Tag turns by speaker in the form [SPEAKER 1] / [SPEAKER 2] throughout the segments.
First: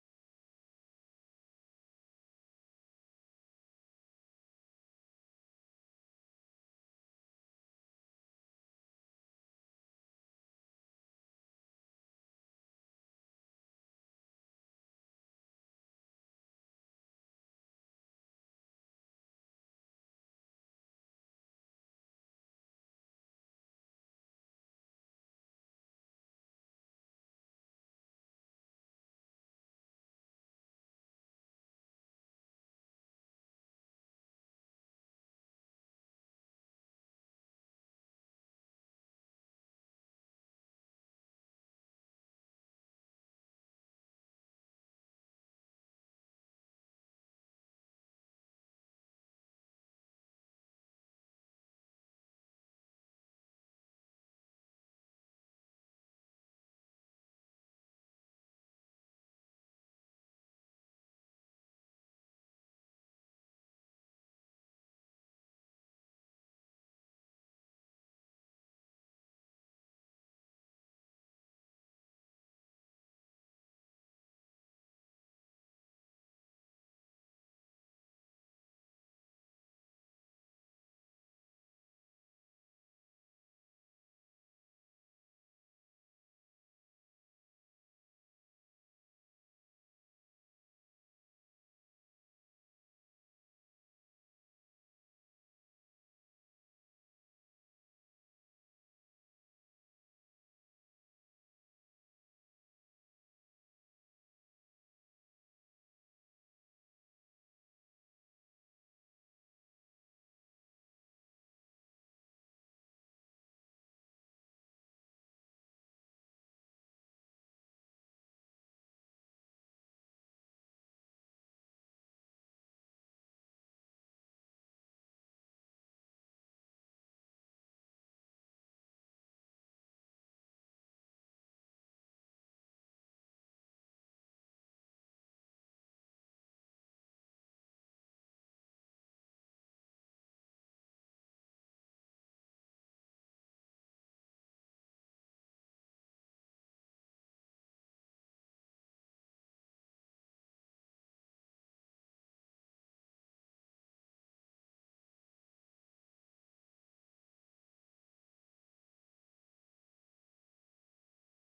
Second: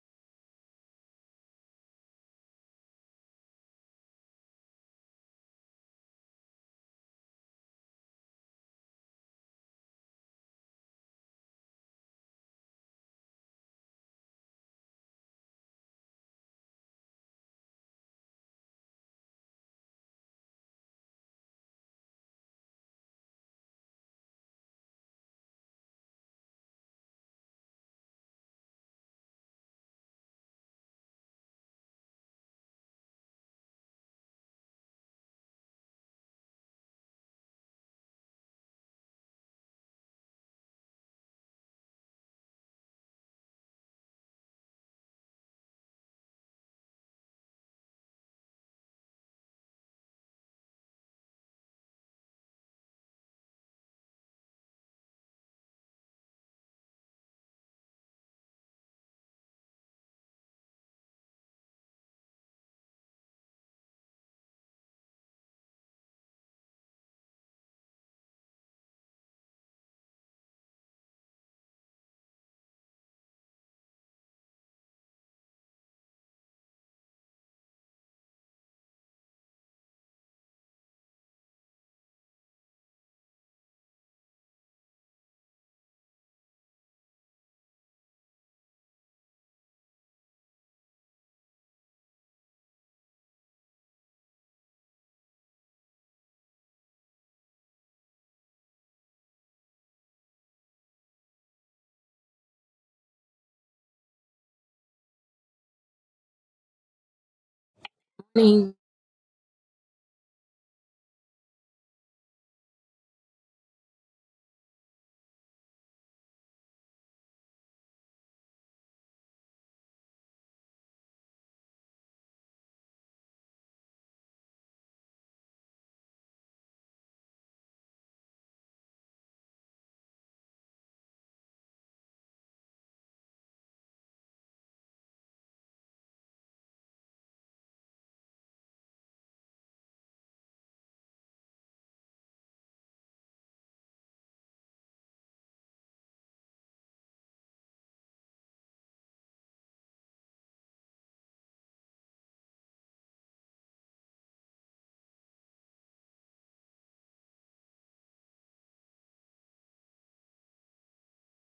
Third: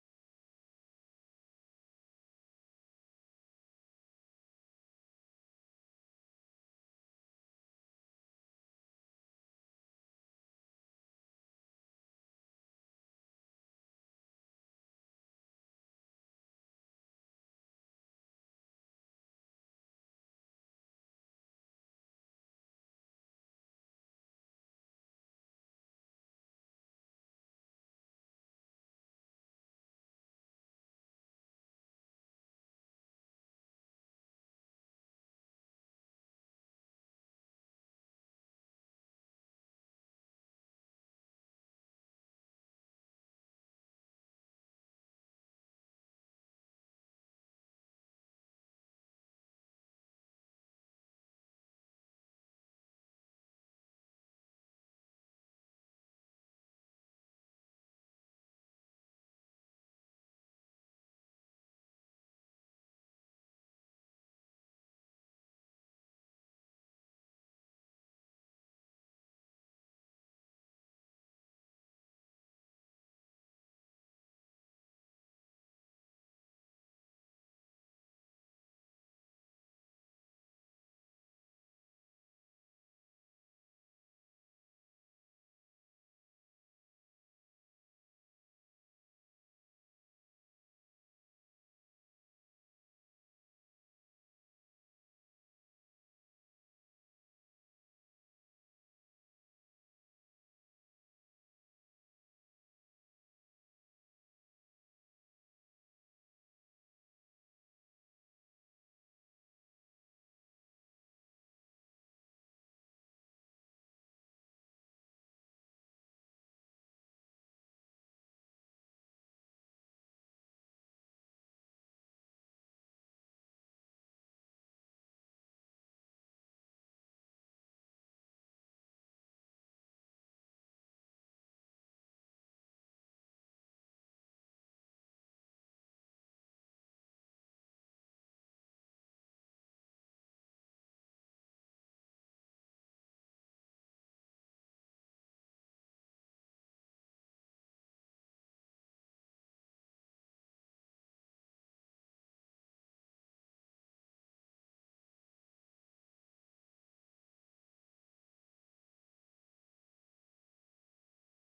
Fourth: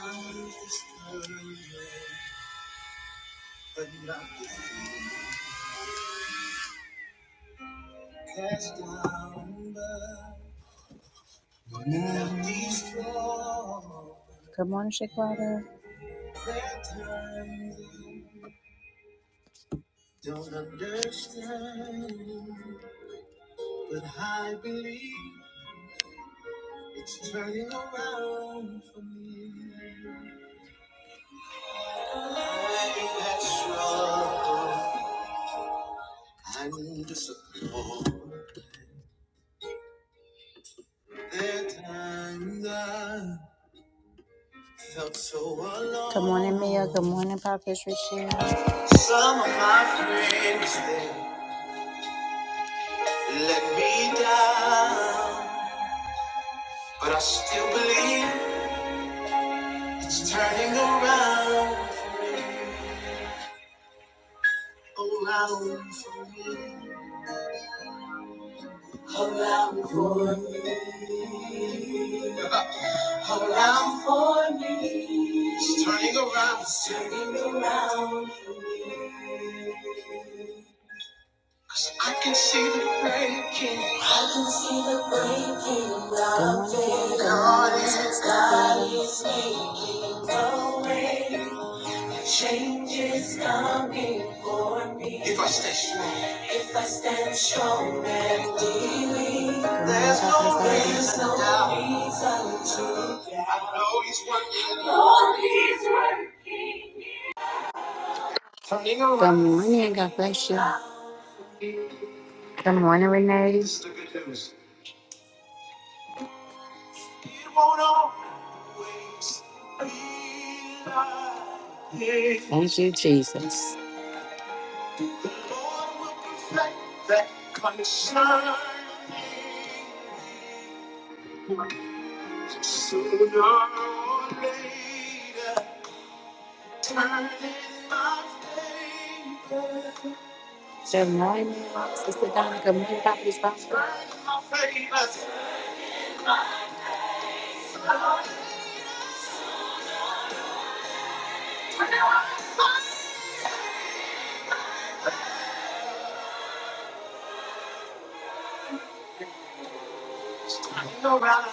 [SPEAKER 1] But not cast down, but not destroyed. Good morning, Shaquata. Don't understand, but I believe it's turning around for me. I had struggle and disappointment. There are times so Good morning, Mia. Good morning, Prophet Richelle. Some of my friends they let me down, but I still believe it's turning around, around, around for me, around for me. It's turning around, it's turning around. 'Cause I can see the breaking. I can see the breaking. of Good morning, God is God is making a way. Change is coming for me. If I stay strong. If I stand strong and believe. There's no no reason to doubt. I know he's working. Lord, he's working. Good morning. God bless you. Good morning, Renee. This is the good news. It won't always be like this. Thank you, Jesus. The Lord, will perfect that concern sooner or later. Turn in my favor. Good morning, Sister Donna. Good morning, Dr. Sponsor. Turn in my favor. Turn around.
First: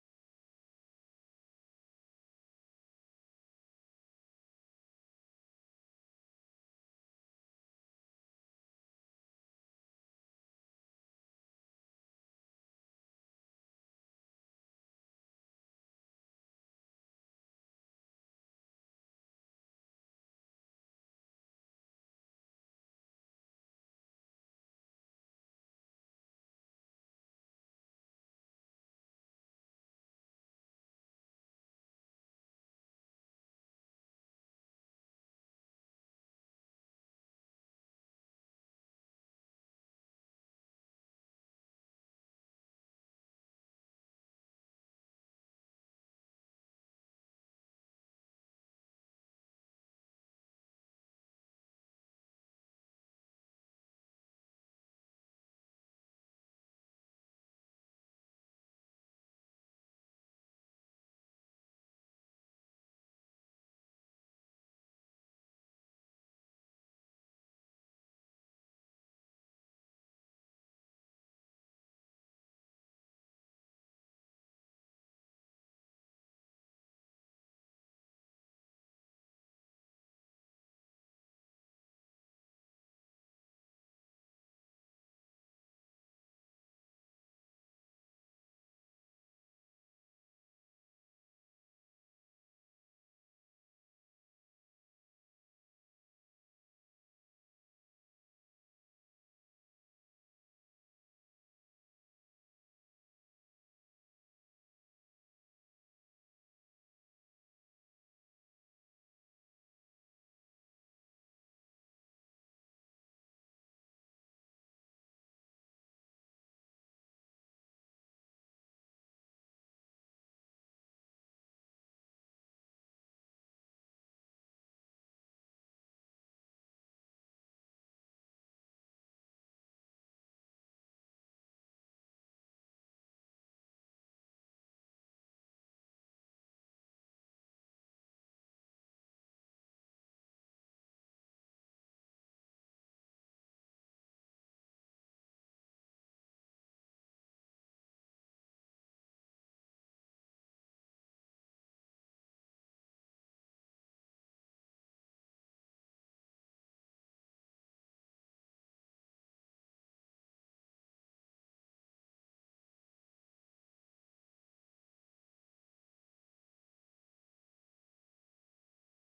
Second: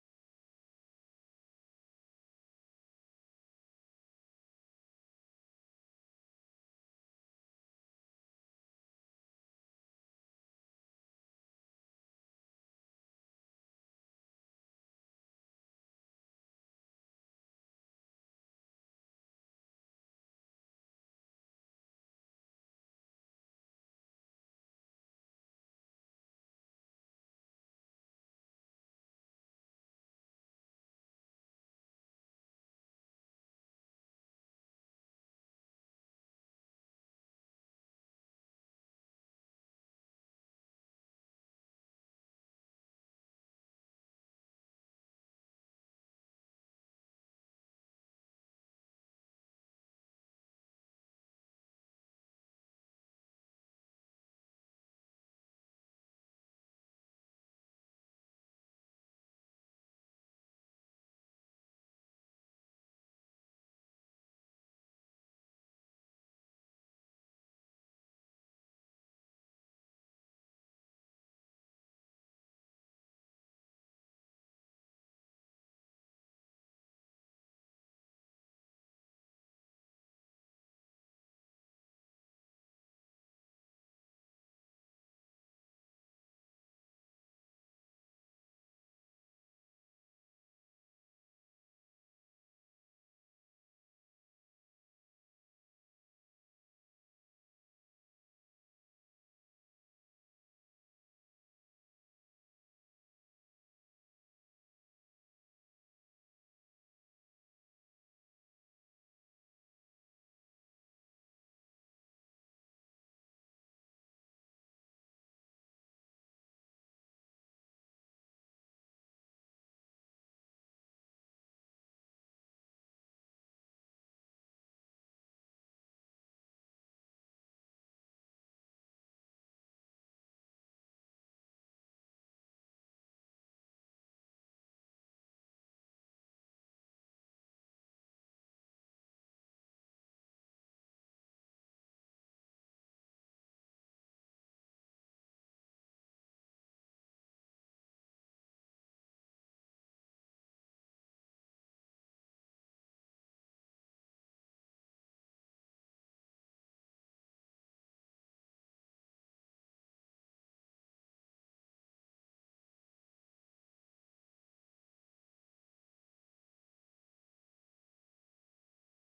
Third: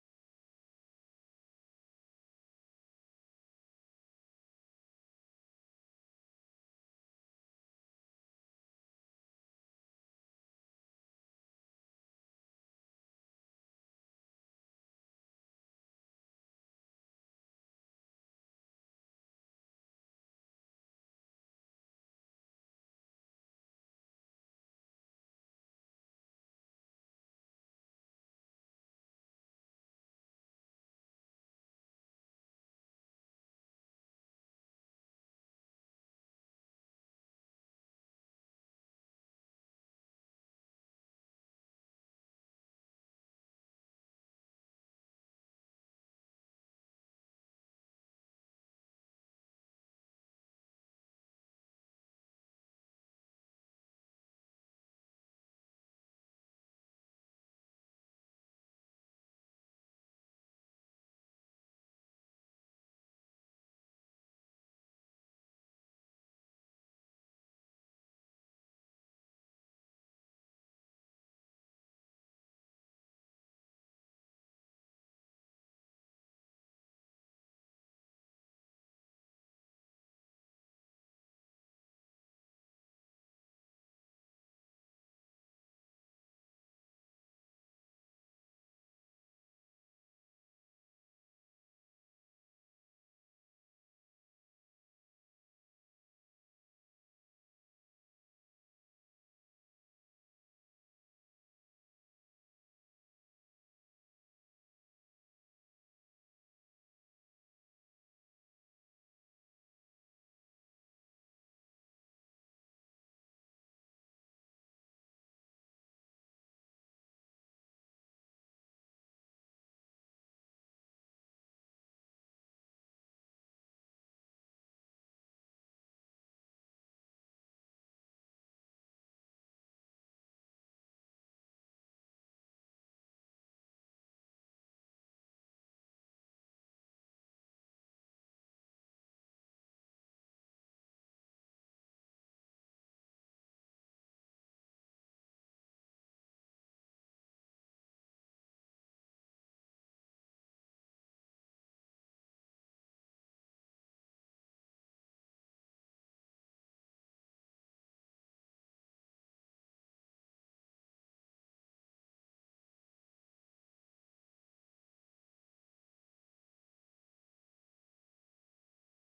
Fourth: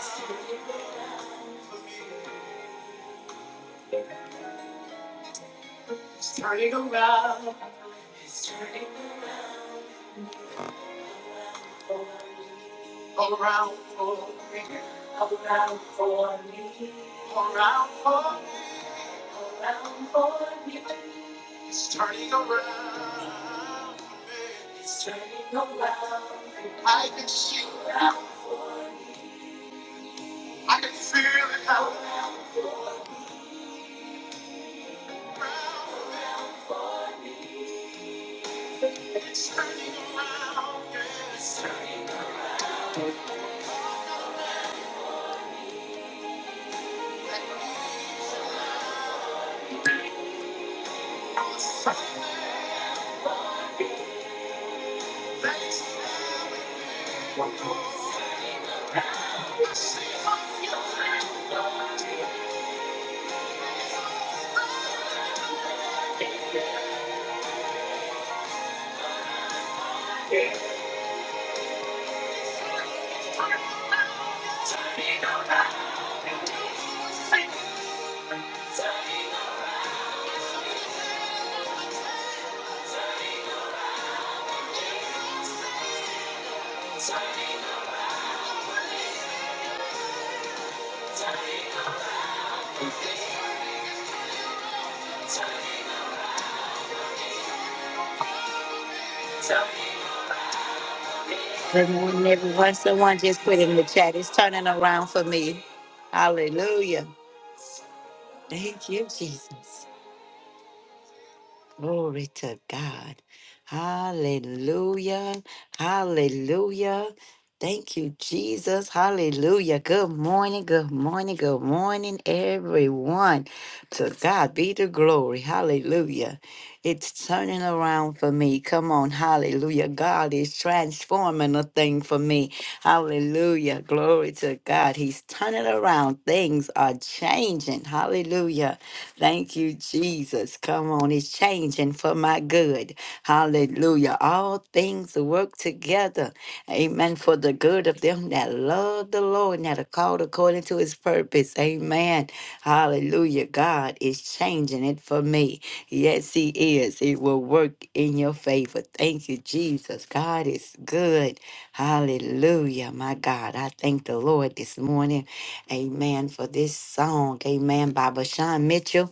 [SPEAKER 1] It's It's turning around. All around for me. All around for me. All around for me. All around for me. It's turning around for me. Around. I can see. I can feel it all around. It's turning around. yeah. It's turning around. I'm the same things I see my future. Good morning, everyone. Someone just put in the chat. It's turning around for me. Hallelujah. Thank you, Jesus. Glory to God. Hallelujah. Hallelujah. Thank you, Jesus. Hallelujah. Good morning. Good morning. Good morning, everyone. To God be the glory. Hallelujah. It's turning around for me. Come on. Hallelujah. God is transforming a thing for me. Hallelujah. Glory to God. He's turning around. Things are changing. Hallelujah. Thank you, Jesus. Come on. It's changing for my good. Hallelujah. Hallelujah. All things work together. Amen. For the good of them that love the Lord and that are called according to his purpose. Amen. Hallelujah. God is changing it for me. Yes, he is. It will work in your favor. Thank you, Jesus. God is good. Hallelujah. My God, I thank the Lord this morning. Amen. For this song. Amen. By Bashan Mitchell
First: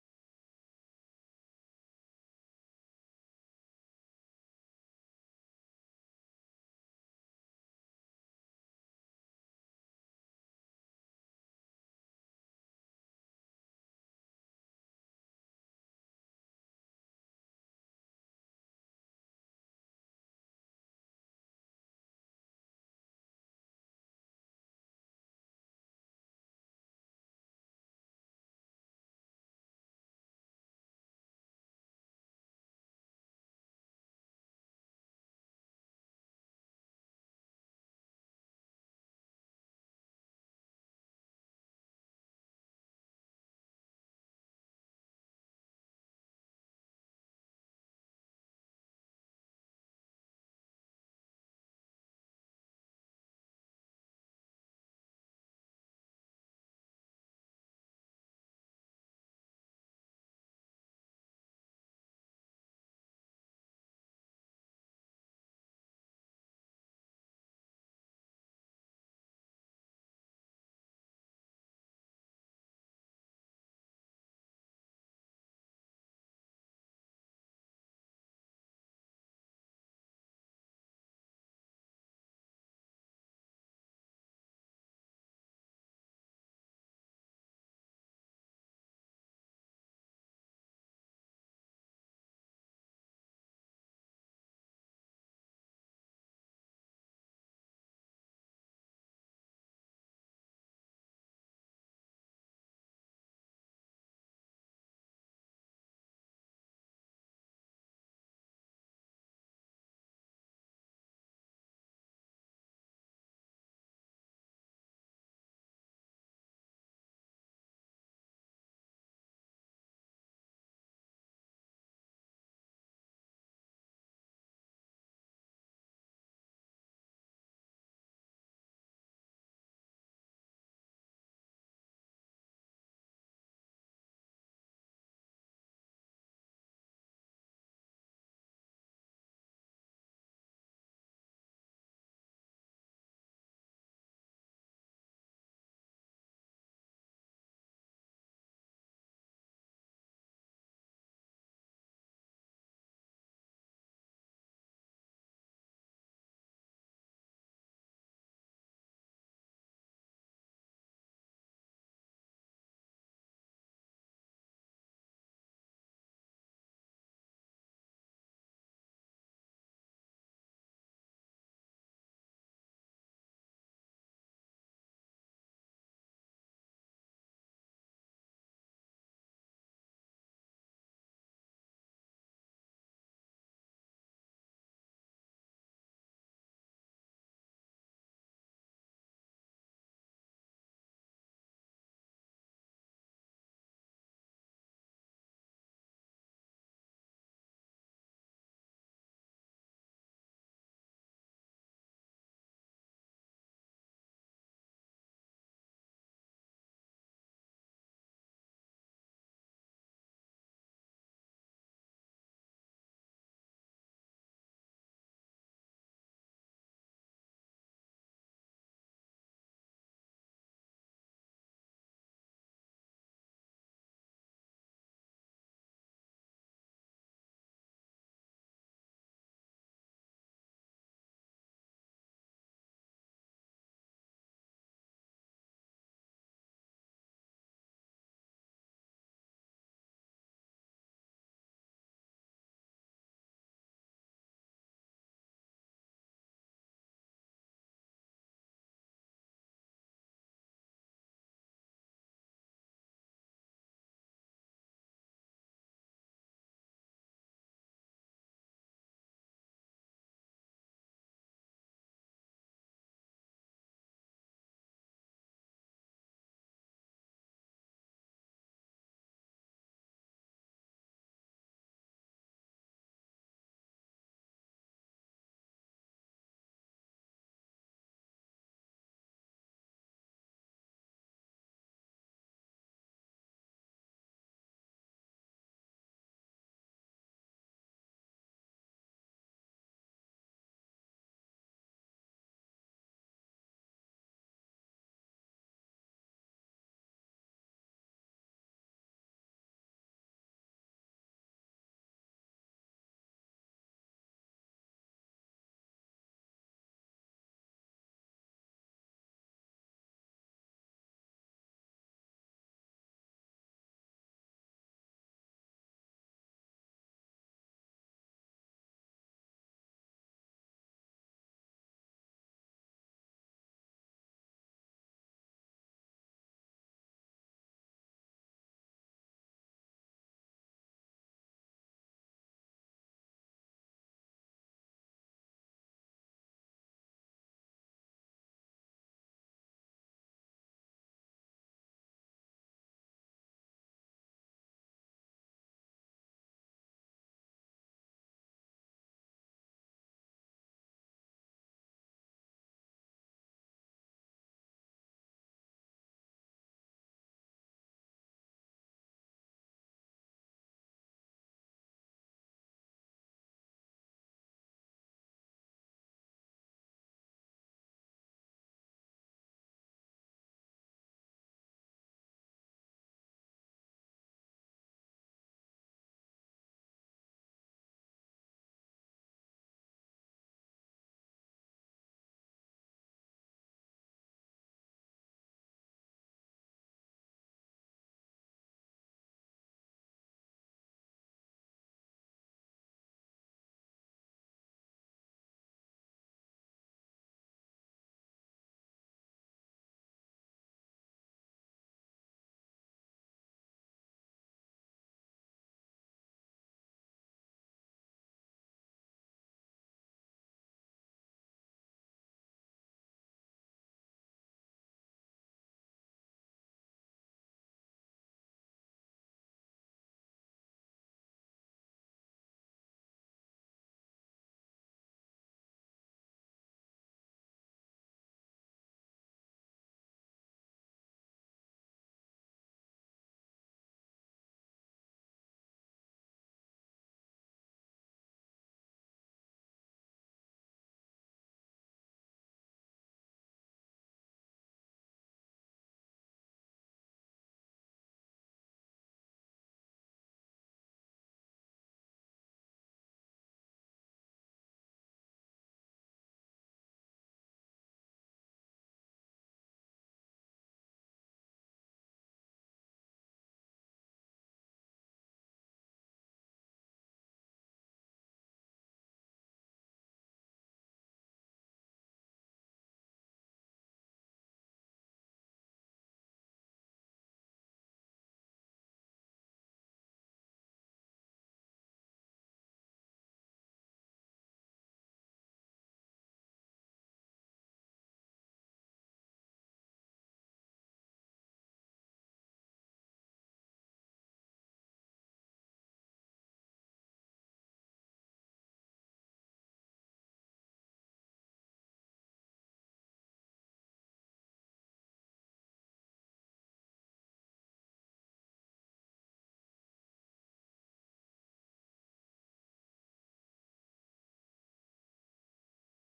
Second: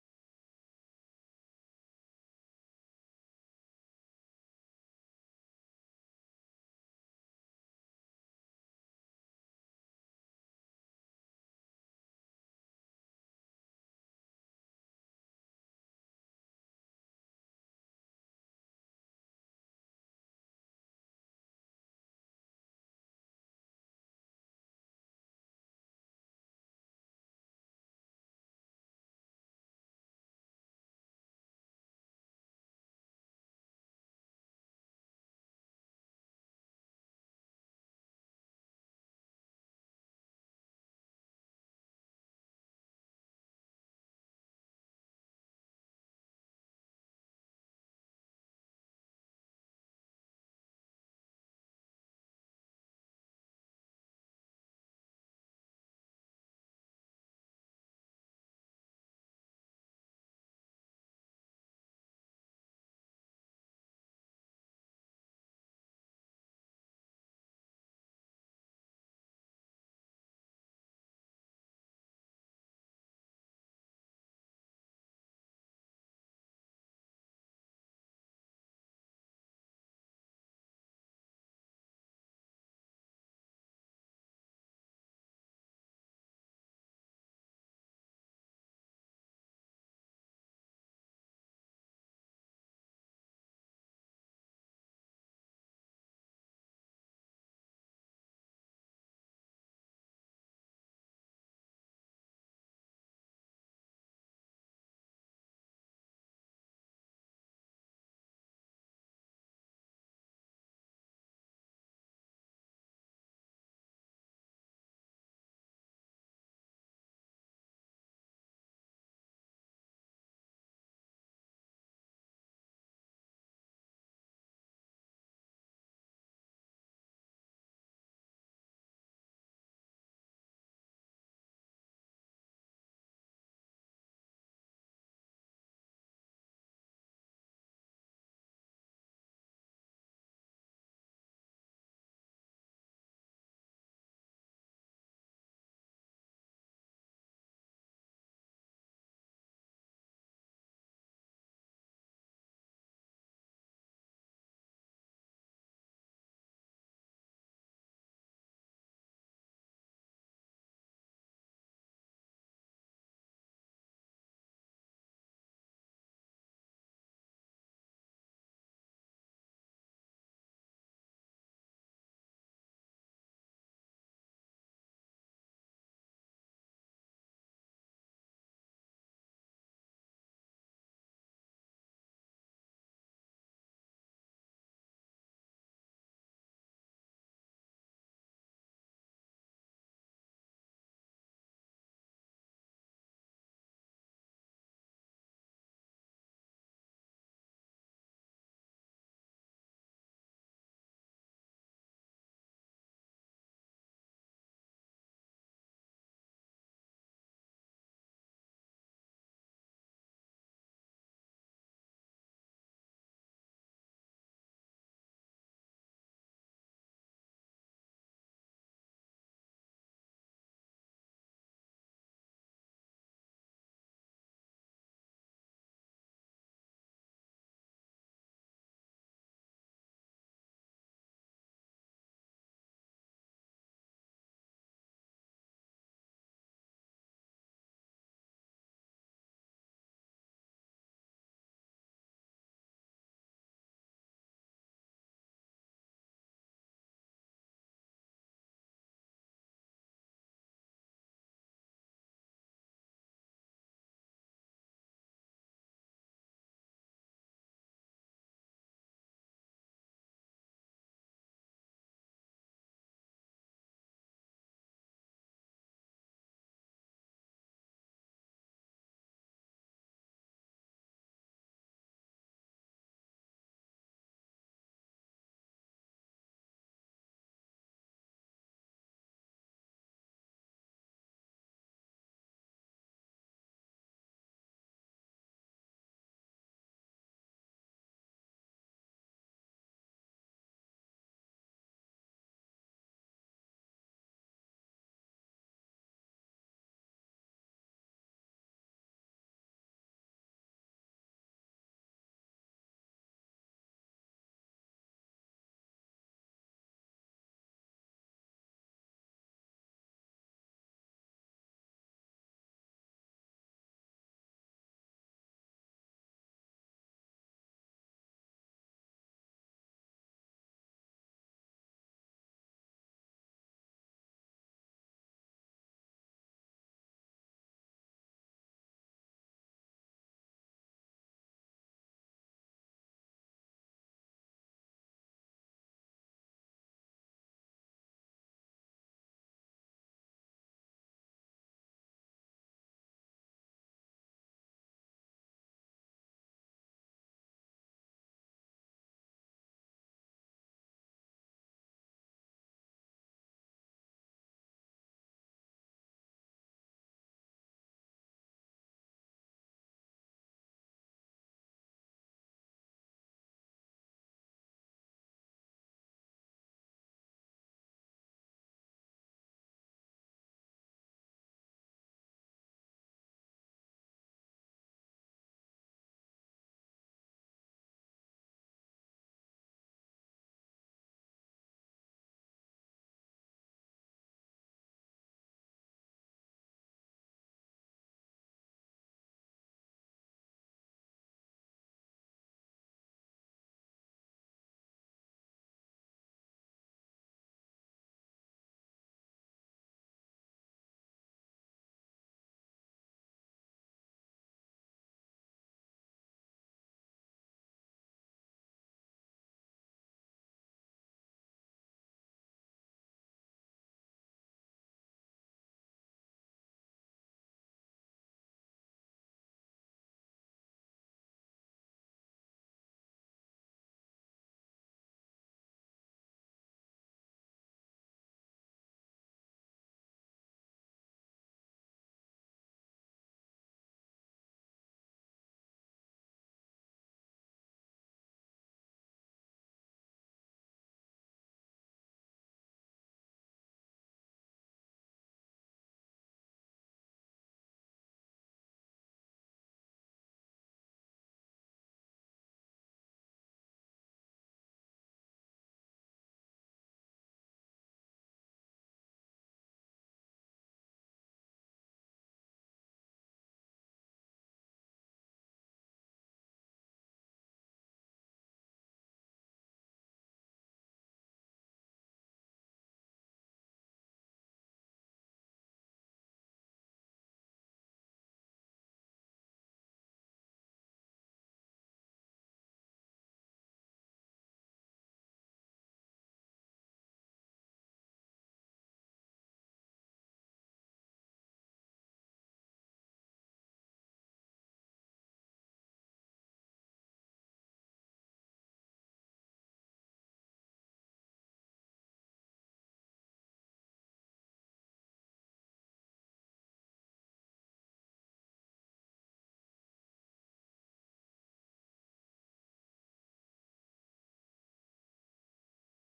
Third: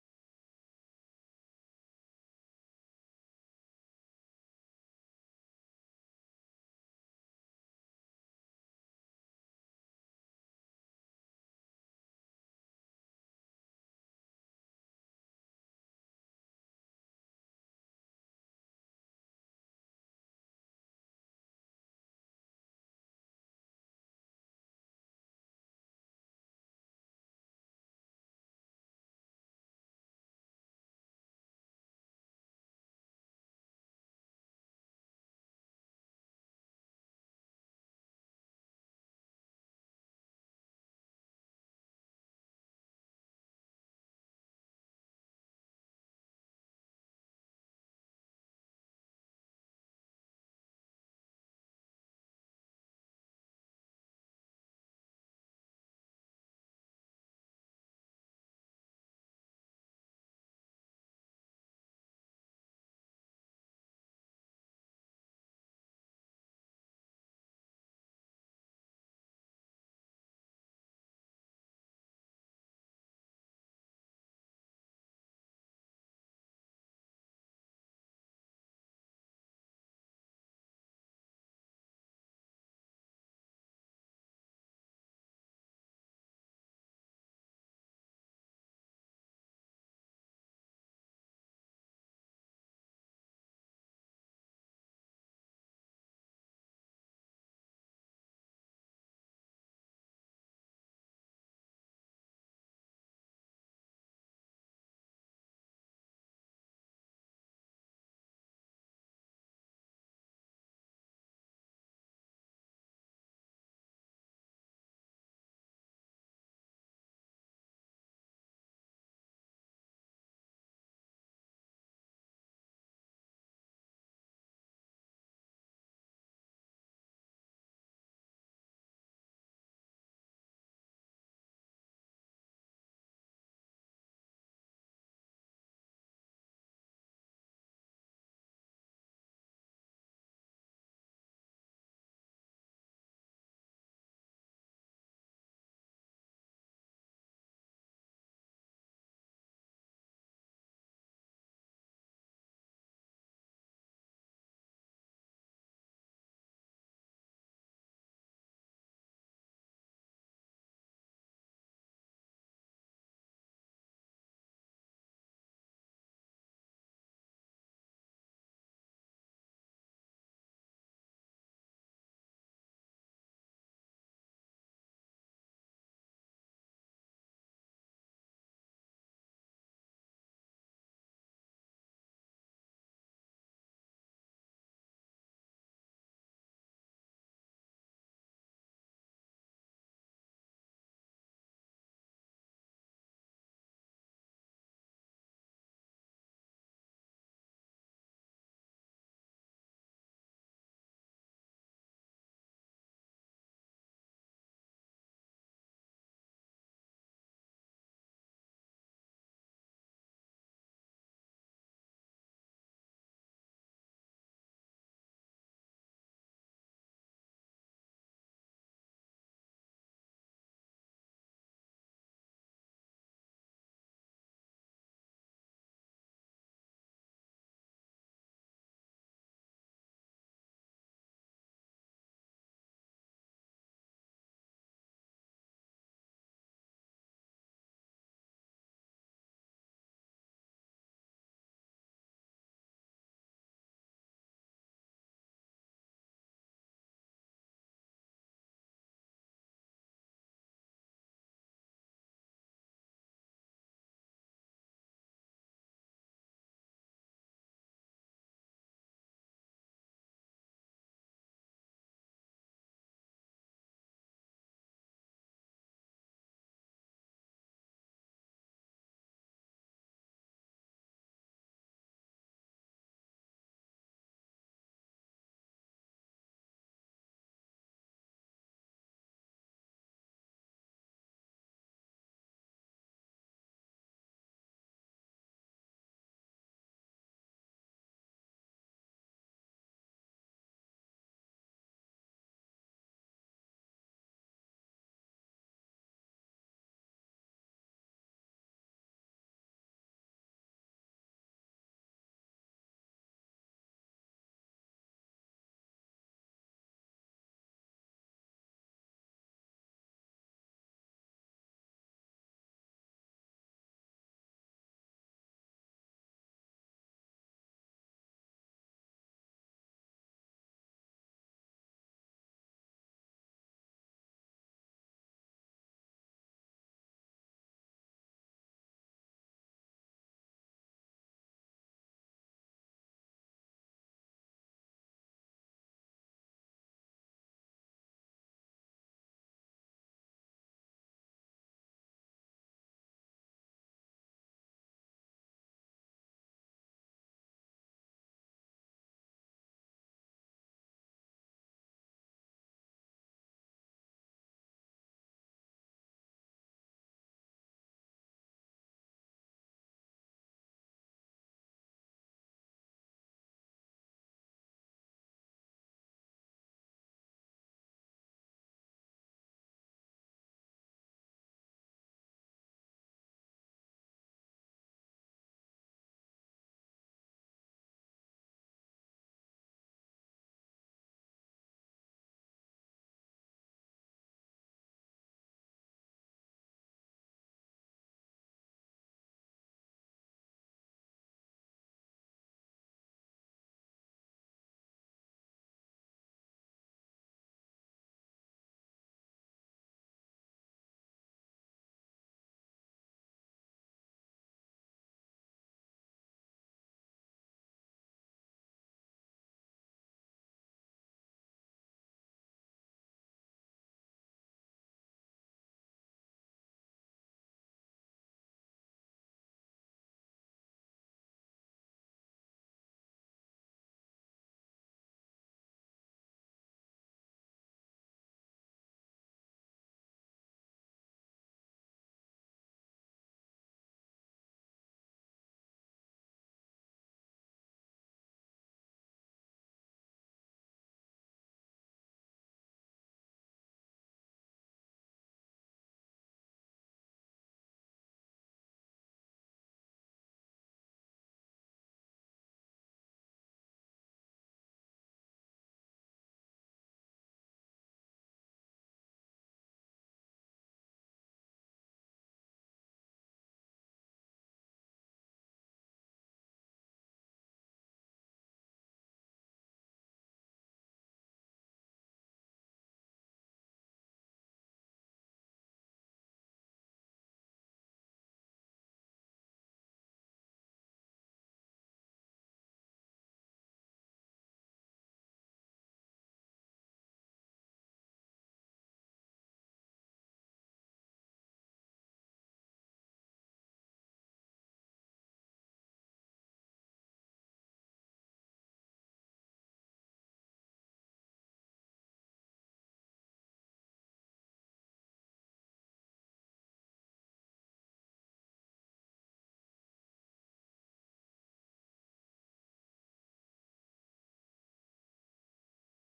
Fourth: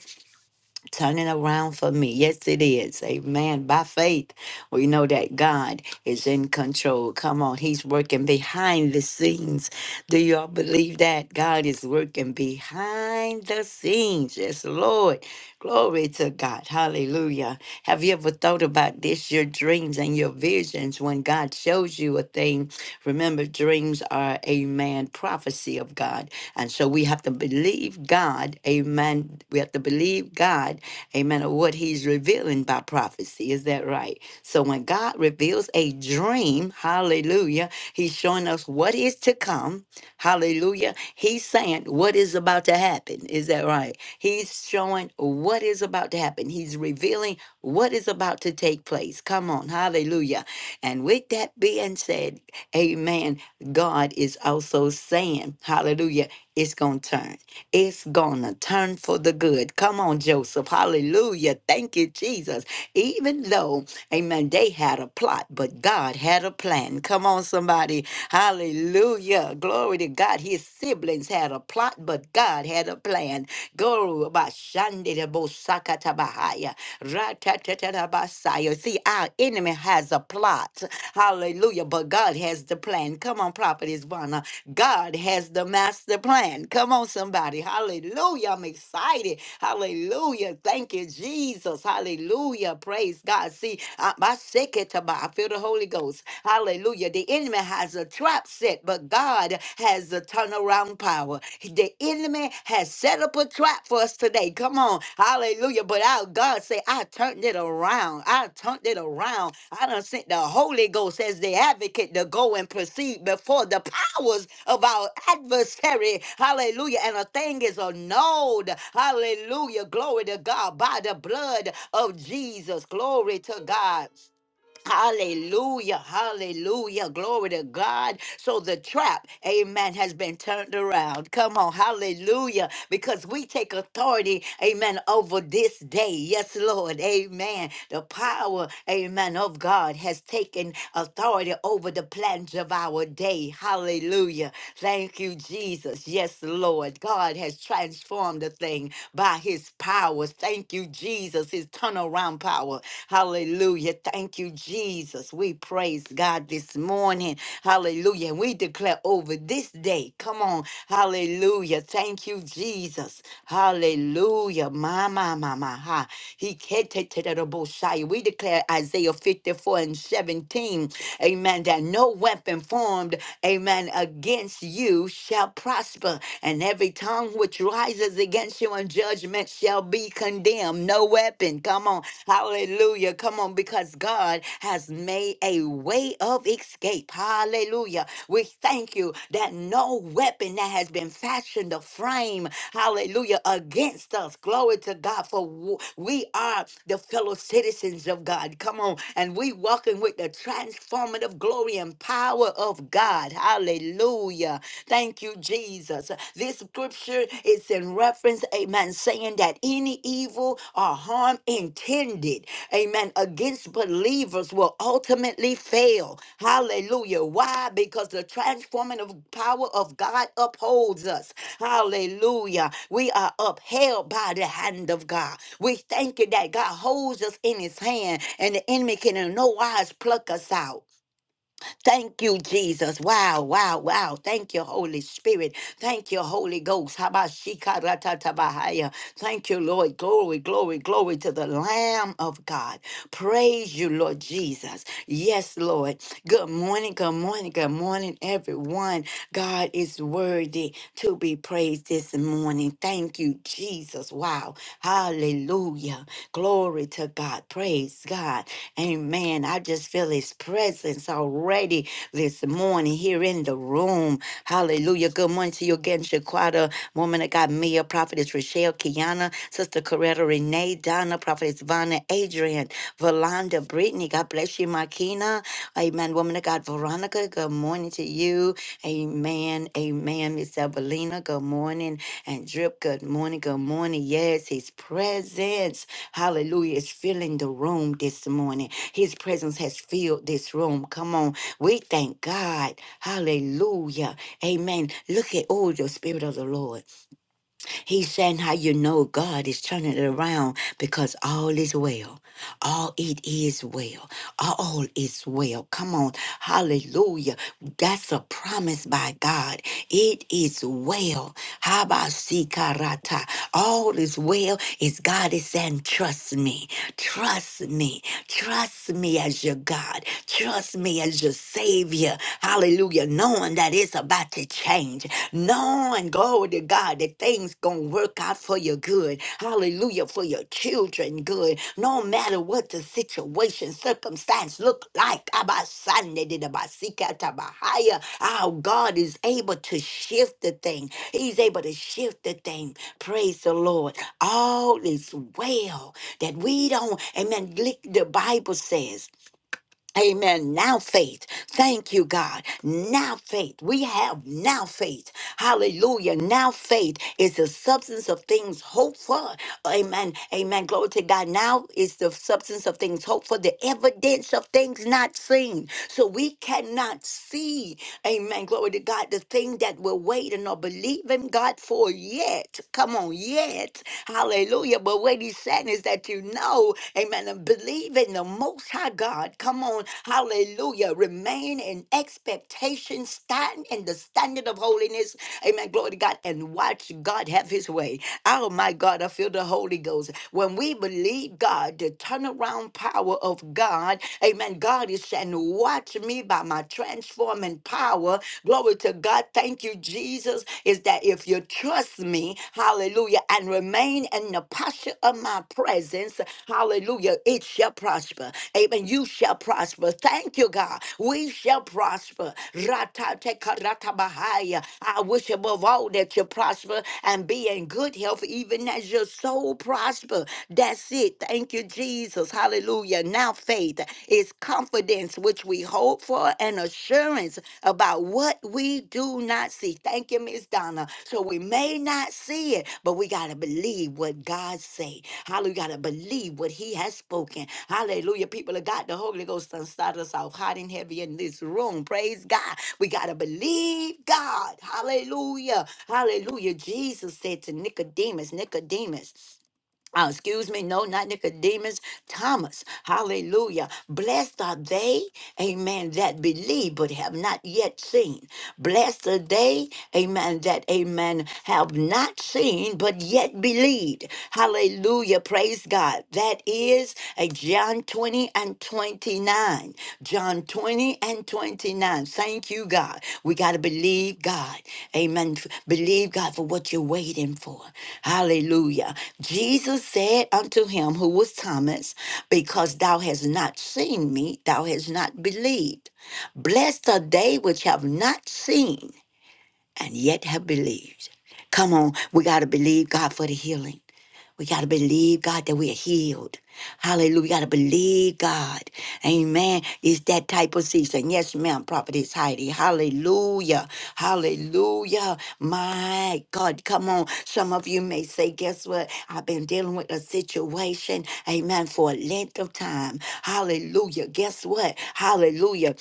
[SPEAKER 1] turning around for me. Yes, it is. Amen. By faith, we know that God is in control. Come on, He's working behind the scenes. Do you all believe that? God is working behind the scenes. Yes, Lord. Glory to God. Hallelujah. Have you ever thought about this? Your dreams and your visions when God shows you a thing. Remember, dreams are, amen, prophecy of God. And so we have to believe God, amen. We have to believe God amen, of what he's revealing by prophecy. Is that right? So when God reveals a dream, hallelujah, he's showing us what is to come, hallelujah. He's saying what is about to happen. Is that right? He's showing what is about to happen. He's revealing what is about to take place. Come on, hallelujah. And with that being said, amen, God is also saying, hallelujah, it's going to turn. It's gonna turn for the good. Come on, Joseph. Hallelujah. Thank you, Jesus. Even though, amen, they had a plot, but God had a plan. Come on, somebody. Hallelujah. Glory to God. His siblings had a plot, but God had a plan. Go Bashandidabosakatabahaya. Ratatatadabasaya. See, our enemy has a plot. Hallelujah. But God has the plan. Come on, prophetess Ivana. God has the master plan. Come on, somebody. Hallelujah. I'm excited. Hallelujah. Thank you, Jesus. Hallelujah. Praise God. See, I, my second time, I feel the Holy Ghost. Hallelujah. The enemy has a trap set, but God has a turnaround power. The enemy has set up a trap for us today. Come on. Hallelujah. But our God say, I turned it around. I turned it around. I done sent the Holy Ghost as the advocate to go and proceed before the powers of our adversary. Hallelujah. And a thing is annulled. Hallelujah. Glory to God by the blood of Jesus. Glory to God. Hallelujah, hallelujah, glory to God. So the trap, amen, has been turned around. Come on, hallelujah, because we take authority, amen, over this day. Yes, Lord, amen. The power, amen, of God has taken authority over the plans of our day. Hallelujah. Thank you, Jesus. Jesus. Yes, Lord. God has transformed the thing by his power. Thank you, Jesus, his turnaround power. Hallelujah. Thank you, Jesus. We praise God this morning. Hallelujah. And we declare over this day. Come on. Hallelujah. Thank you, Jesus. Hallelujah. My, my, my, my. Ha. He we declare Isaiah 54 and 17, amen, that no weapon formed, amen, against you shall prosper, and every tongue which rises against you in judgment shall be condemned. No weapon. Come on. Hallelujah. Come on, because God has made a way of escape. Hallelujah. We thank you that no weapon that has been fashioned to frame, hallelujah, against us, glory to God, for w- we are the fellow citizens of God. Come on, and we walking with the transformative glory and power of God. Hallelujah. Thank you, Jesus. This scripture is in reference, amen, saying that any evil or harm intended, amen, against believers will ultimately fail. Hallelujah. Why? Because the transformative power of God upholds us. Hallelujah. We are upheld by the hand of God. We thank you that God holds us in his hand and the enemy can in no wise pluck us out. Thank you, Jesus. Wow, wow, wow. Thank you, Holy Spirit. Thank you, Holy Ghost. Habashikaratabahaya. Thank you, Lord. Glory, glory, glory to the Lamb of God. Praise you, Lord Jesus. Yes, Lord. Good morning, good morning, good morning, everyone. God is worthy to be praised this morning. Thank you, Jesus. Wow. Hallelujah. Glory to God. Praise God. Amen. I just feel his presence already already this morning here in the room. Hallelujah. Good morning to you again, Shaquata, woman that got Mia, prophetess Rochelle, Kiana, sister Coretta, Renee, Donna, prophetess Vonna, Adrian, Valanda, Brittany. God bless you, Makina. Amen. Woman of God, Veronica, good morning to you. Amen. Amen. Miss Evelina, good morning. And Drip, good morning. Good morning. Yes, his presence, hallelujah, is filling the room this morning. His presence has filled this room. Come on. We thank God. Hallelujah. Amen. Look at all the Spirit of the Lord. He's saying how you know God is turning it around because all is well. All it is well. All is well. Come on. Hallelujah. That's a promise by God. It is well. Habasikarata. All is well is God is saying, trust me. Trust me. Trust me as your God. Trust me as your Savior. Hallelujah. Knowing that it's about to change. Knowing, glory to God, that things gonna work out for your good. Hallelujah. For your children good. No matter what the situation situation, circumstance look like. Abasandedidabasikatabaha. Our God is able to shift the thing. He's able to shift the thing. Praise the Lord. All is well that we don't, amen. like The Bible says. Amen. Now faith. Thank you, God. Now faith. We have now faith. Hallelujah. Now faith is the substance of things hoped for. Amen. Amen. Glory to God. Now is the substance of things hoped for, the evidence of things not seen. So we cannot see. Amen. Glory to God. The thing that we're waiting or believing God for yet. Come on, yet. Hallelujah. But what he's saying is that you know, amen, and believe in the most high. Hi, God. Come on. Hallelujah. Remain in expectation, stand in the standard of holiness. Amen. Glory to God. And watch God have his way. Oh, my God. I feel the Holy Ghost. When we believe God, the turnaround power of God, amen. God is saying, Watch me by my transforming power. Glory to God. Thank you, Jesus. Is that if you trust me, me, hallelujah, and remain in the posture of my presence, hallelujah, it shall prosper. Amen. You shall prosper. Thank you, God. We shall prosper. Ratatekaratabahaya. I wish above all that you prosper and be in good health, even as your soul prosper. That's it. Thank you, Jesus. Hallelujah. Now faith is confidence which we hold hope for and assurance about what we do not see. Thank you, Miss Donna. So we may not see it, but we gotta believe what God say. Hallelujah. We gotta believe what He has spoken. Hallelujah. People of God, the Holy Ghost done started us off hot and heavy in this room. Praise God. We gotta believe God. Hallelujah. Hallelujah. Jesus said to Nicodemus, Nicodemus uh, excuse me, no, not Nicodemus, Thomas. Hallelujah. Blessed are they, amen, that believe but have not yet seen. Blessed are they, amen, that, amen, have not seen but yet believed. Hallelujah. Praise God. That is a John 20 and 29. John 20 and 29. Thank you, God. We got to believe God. Amen. F- Believe God for what you're waiting for. Hallelujah. Jesus said unto him, who was Thomas, Because thou hast not seen me, thou hast not believed. Blessed are they which have not seen and yet have believed. Come on, we got to believe God for the healing. We got to believe, God, that we are healed. Hallelujah. We got to believe, God. Amen. It's that type of season. Yes, ma'am, Prophetess Heidi. Hallelujah. Hallelujah. My God, come on. Some of you may say, guess what? I've been dealing with a situation, amen, for a length of time. Hallelujah. Guess what? Hallelujah.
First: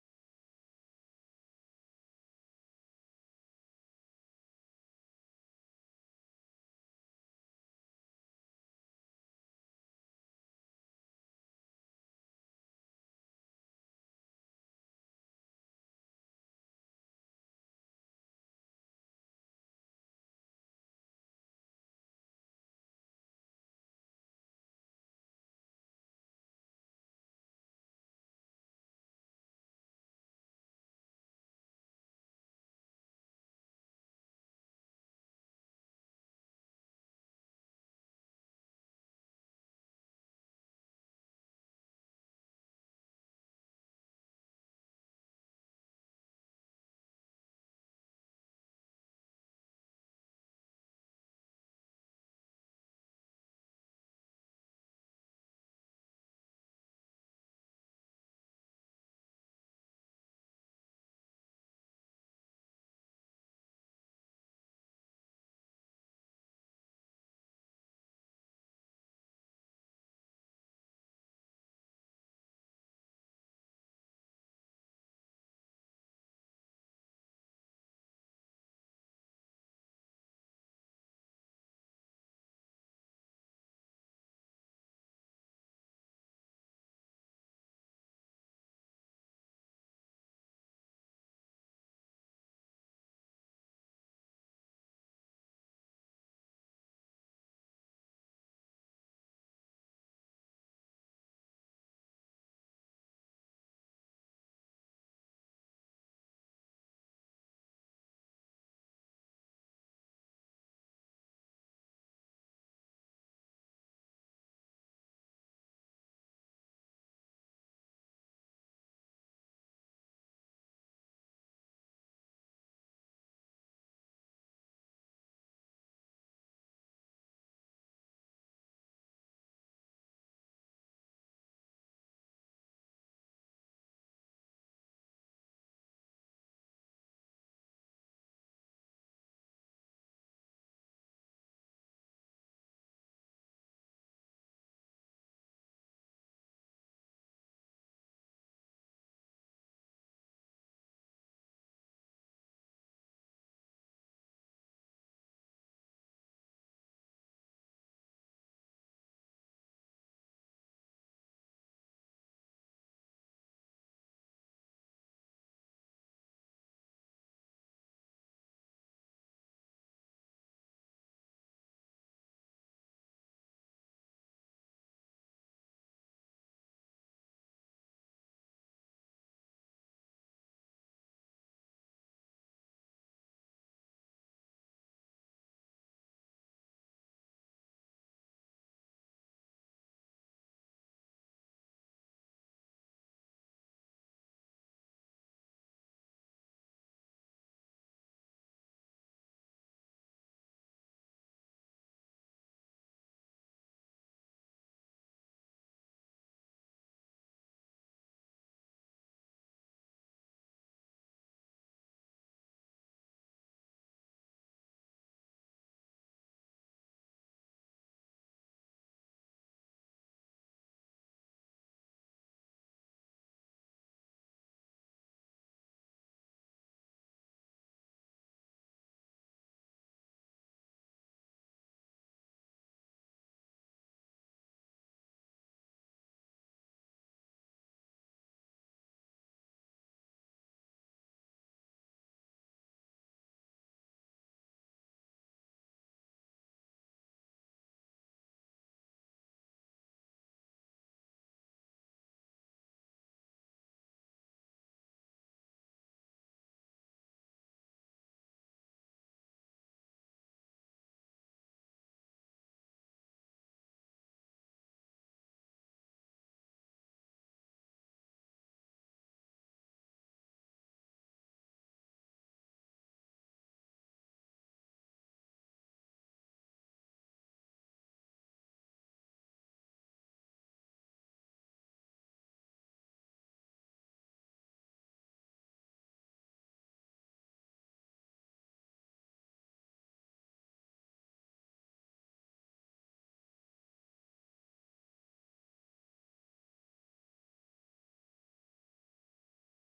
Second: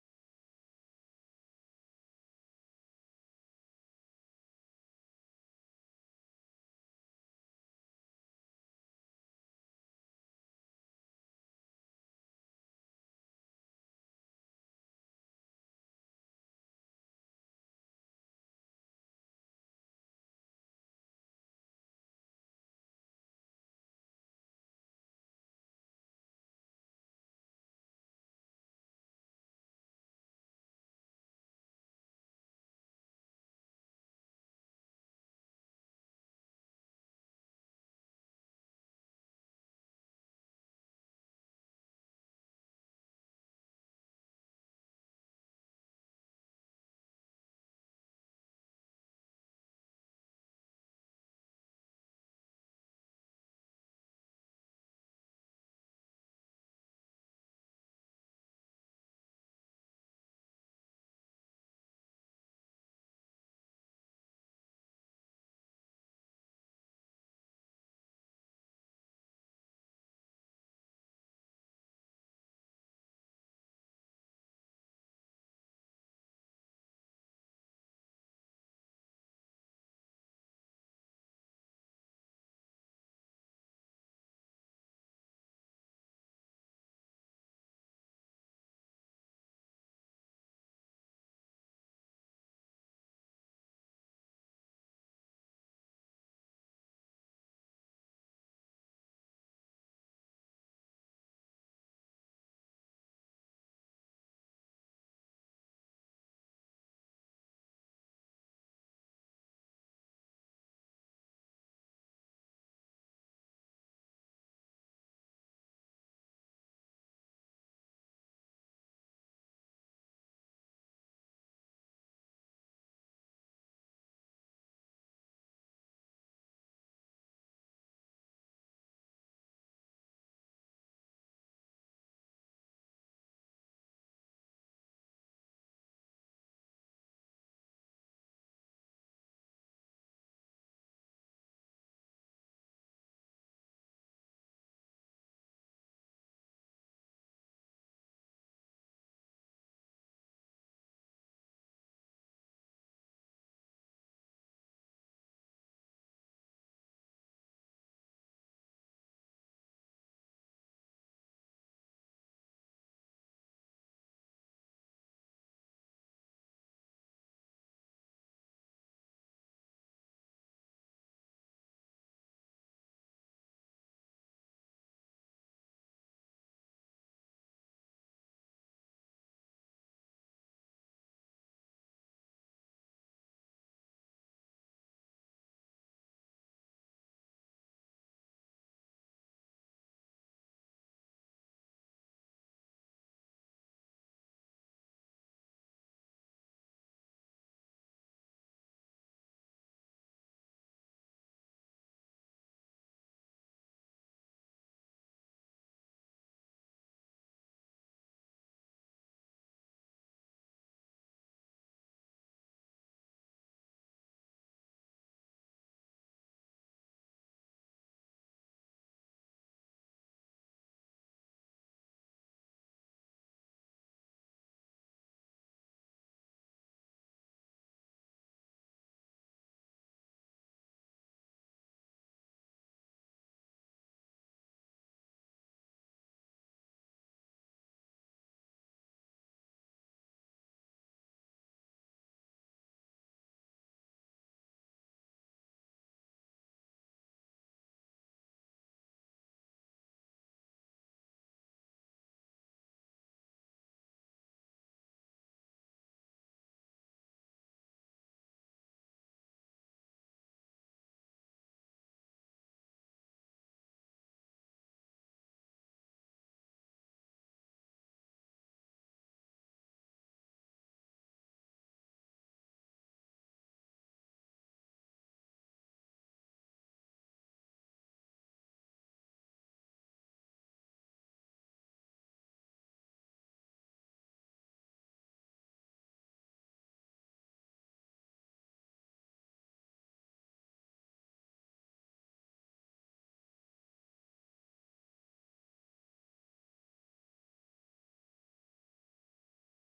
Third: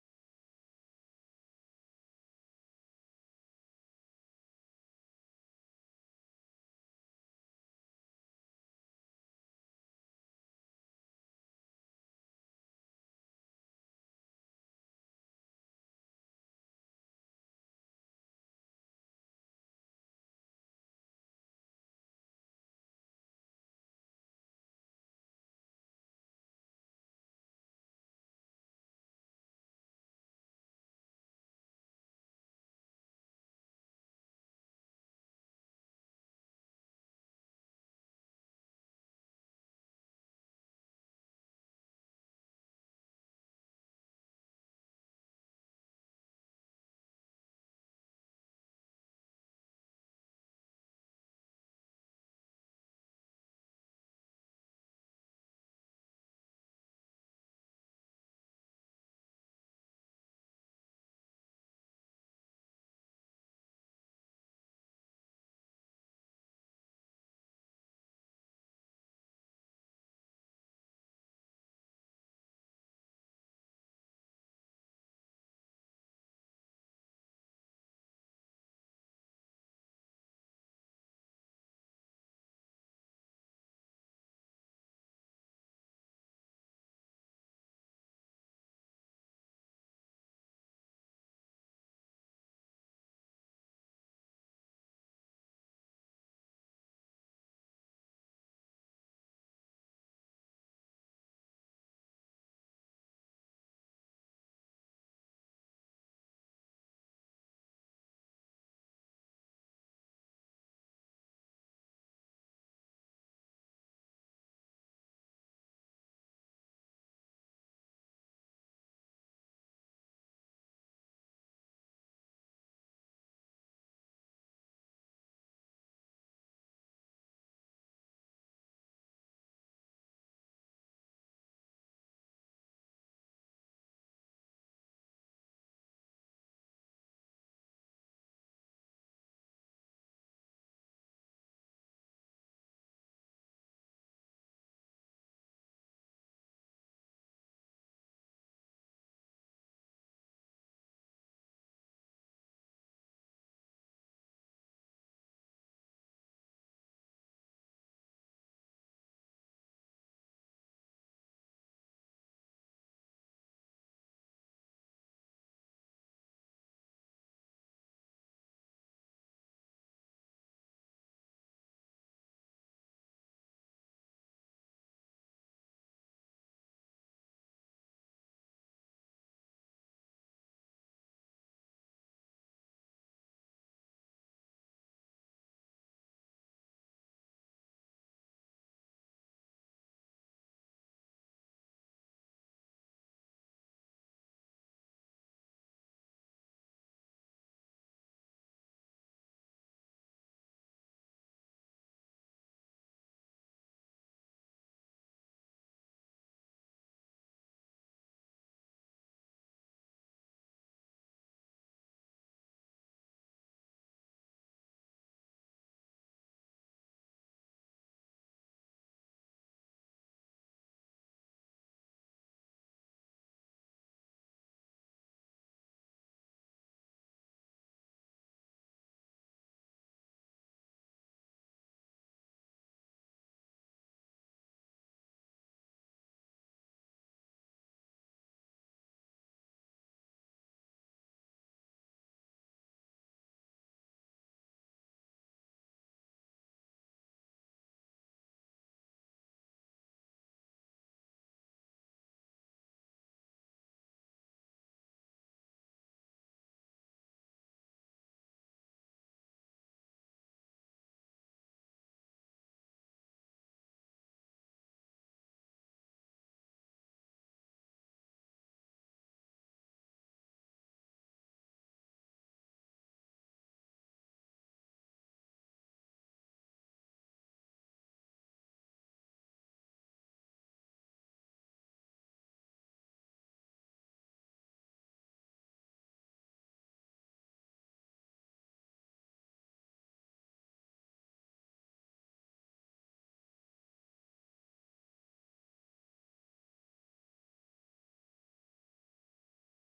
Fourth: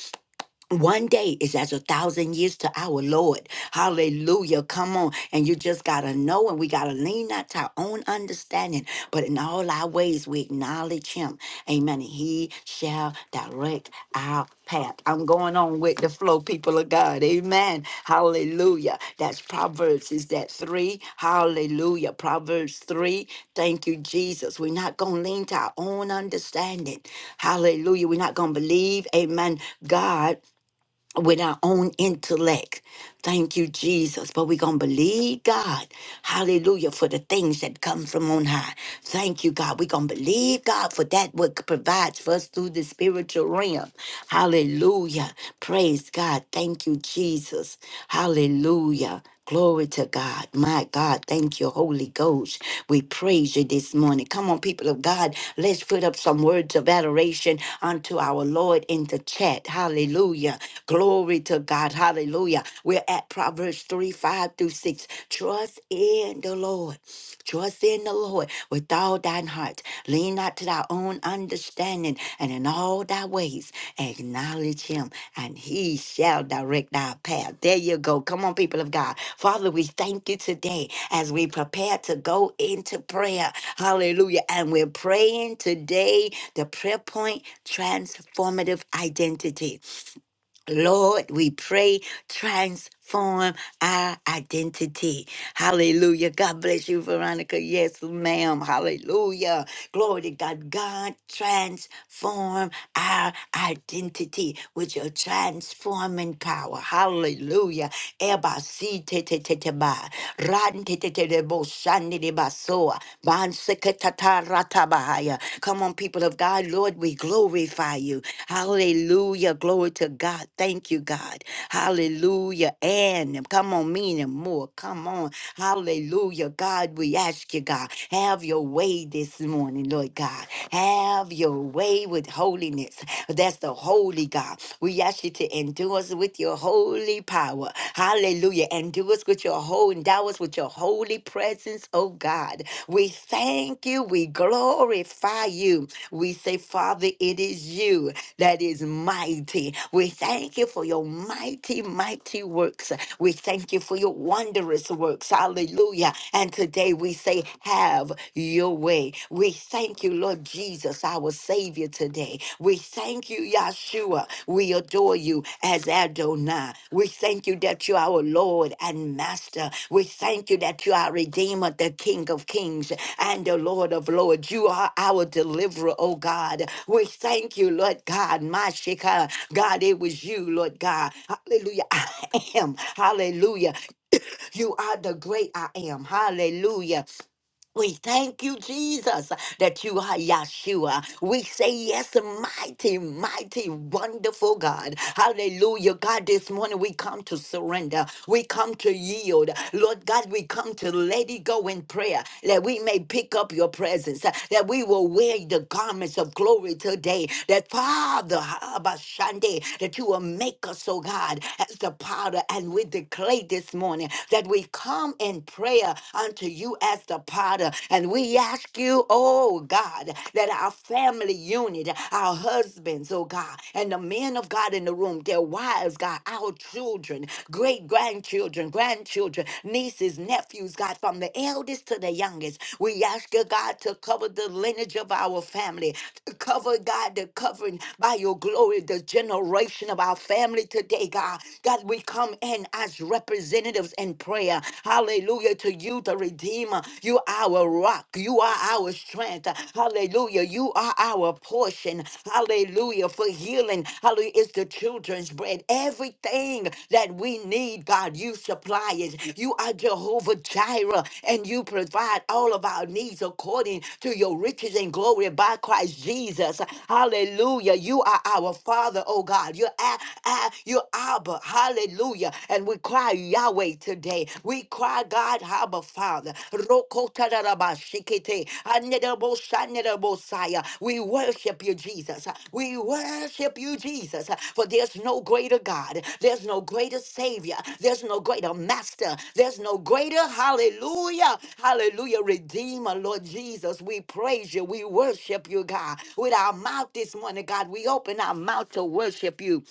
[SPEAKER 1] One day is as a thousand years to our Lord. Hallelujah. Come on. And you just got to know, and we got to lean not to our own understanding, but in all our ways, we acknowledge Him. Amen. And He shall direct our path. I'm going on with the flow, people of God. Amen. Hallelujah. That's Proverbs. Is that three? Hallelujah. Proverbs three. Thank you, Jesus. We're not going to lean to our own understanding. Hallelujah. We're not going to believe. Amen. God with our own intellect. Thank you, Jesus. But we're going to believe God. Hallelujah. For the things that come from on high. Thank you, God. We're going to believe God for that what provides for us through the spiritual realm. Hallelujah. Praise God. Thank you, Jesus. Hallelujah. Glory to God. My God, thank you, Holy Ghost. We praise you this morning. Come on, people of God, let's put up some words of adoration unto our Lord in the chat. Hallelujah. Glory to God. Hallelujah. We're at Proverbs 3 5 through 6. Trust in the Lord. Trust in the Lord with all thine heart. Lean not to thy own understanding, and in all thy ways acknowledge him, and he shall direct thy path. There you go. Come on, people of God. Father, we thank you today as we prepare to go into prayer. Hallelujah. And we're praying today the prayer point transformative identity. Lord, we pray, transform our identity. Hallelujah. God bless you, Veronica. Yes, ma'am. Hallelujah. Glory to God. God, transform our identity with your transforming power. Hallelujah. Eba si te te te te ba. Ran te te te de bo shan de de ba soa. Ban se ke ta ta ra ta Bahaya. Come on, people of God. Lord, we glorify you. Hallelujah. Glory to God. Thank you, God. Hallelujah. And come on, mean and more. Come on. Hallelujah. God, we ask you, God, have your way this morning, Lord God. Have your way with holiness. That's the holy God. We ask you to endure us with your holy power. Hallelujah. And do us with your whole, endow us with your holy presence, oh God. We thank you. We glorify you. We say, Father, it is you that is mighty. We thank you for your mighty, mighty works. We thank you for your wondrous works. Hallelujah. And today we say, Have your way. We thank you, Lord Jesus, our Savior, today. We thank Thank you, Yahshua. We adore you as Adonai. We thank you that you are our Lord and Master. We thank you that you are Redeemer, the King of Kings and the Lord of Lords. You are our deliverer, oh God. We thank you, Lord God, my Shekinah. God, it was you, Lord God. Hallelujah. I am. Hallelujah. You are the great I am. Hallelujah. We thank you, Jesus, that you are Yeshua. We say yes, mighty, mighty, wonderful God. Hallelujah. God, this morning we come to surrender. We come to yield. Lord God, we come to let it go in prayer that we may pick up your presence, that we will wear the garments of glory today. That Father, Abashande, that you will make us, oh God, as the powder. And we declare this morning that we come in prayer prayer unto you as the potter. And we ask you, oh God, that our family unit, our husbands, oh God, and the men of God in the room, their wives, God, our children, great grandchildren, grandchildren, nieces, nephews, God, from the eldest to the youngest. We ask you, God, to cover the lineage of our family, to cover, God, the covering by your glory, the generation of our family today, God. God, we come in as representatives representatives in prayer. Hallelujah to you, the Redeemer. You are our rock. You are our strength. Hallelujah. You are our portion. Hallelujah for healing. Hallelujah. It's the children's bread. Everything that we need, God, you supply it. You are Jehovah Jireh, and you provide all of our needs according to your riches and glory by Christ Jesus. Hallelujah. You are our Father, oh God. You're, a- a- you're Abba. Hallelujah. And we cry Yahweh today. We cry God, Abba Father. Rokotarabashikite, anedabosanerabosaya. We worship you, Jesus. We worship you, Jesus. For there's no greater God. There's no greater Savior. There's no greater Master. There's no greater, hallelujah, hallelujah, Redeemer, Lord Jesus. We praise you. We worship you, God. With our mouth this morning, God, we open our mouth to worship you.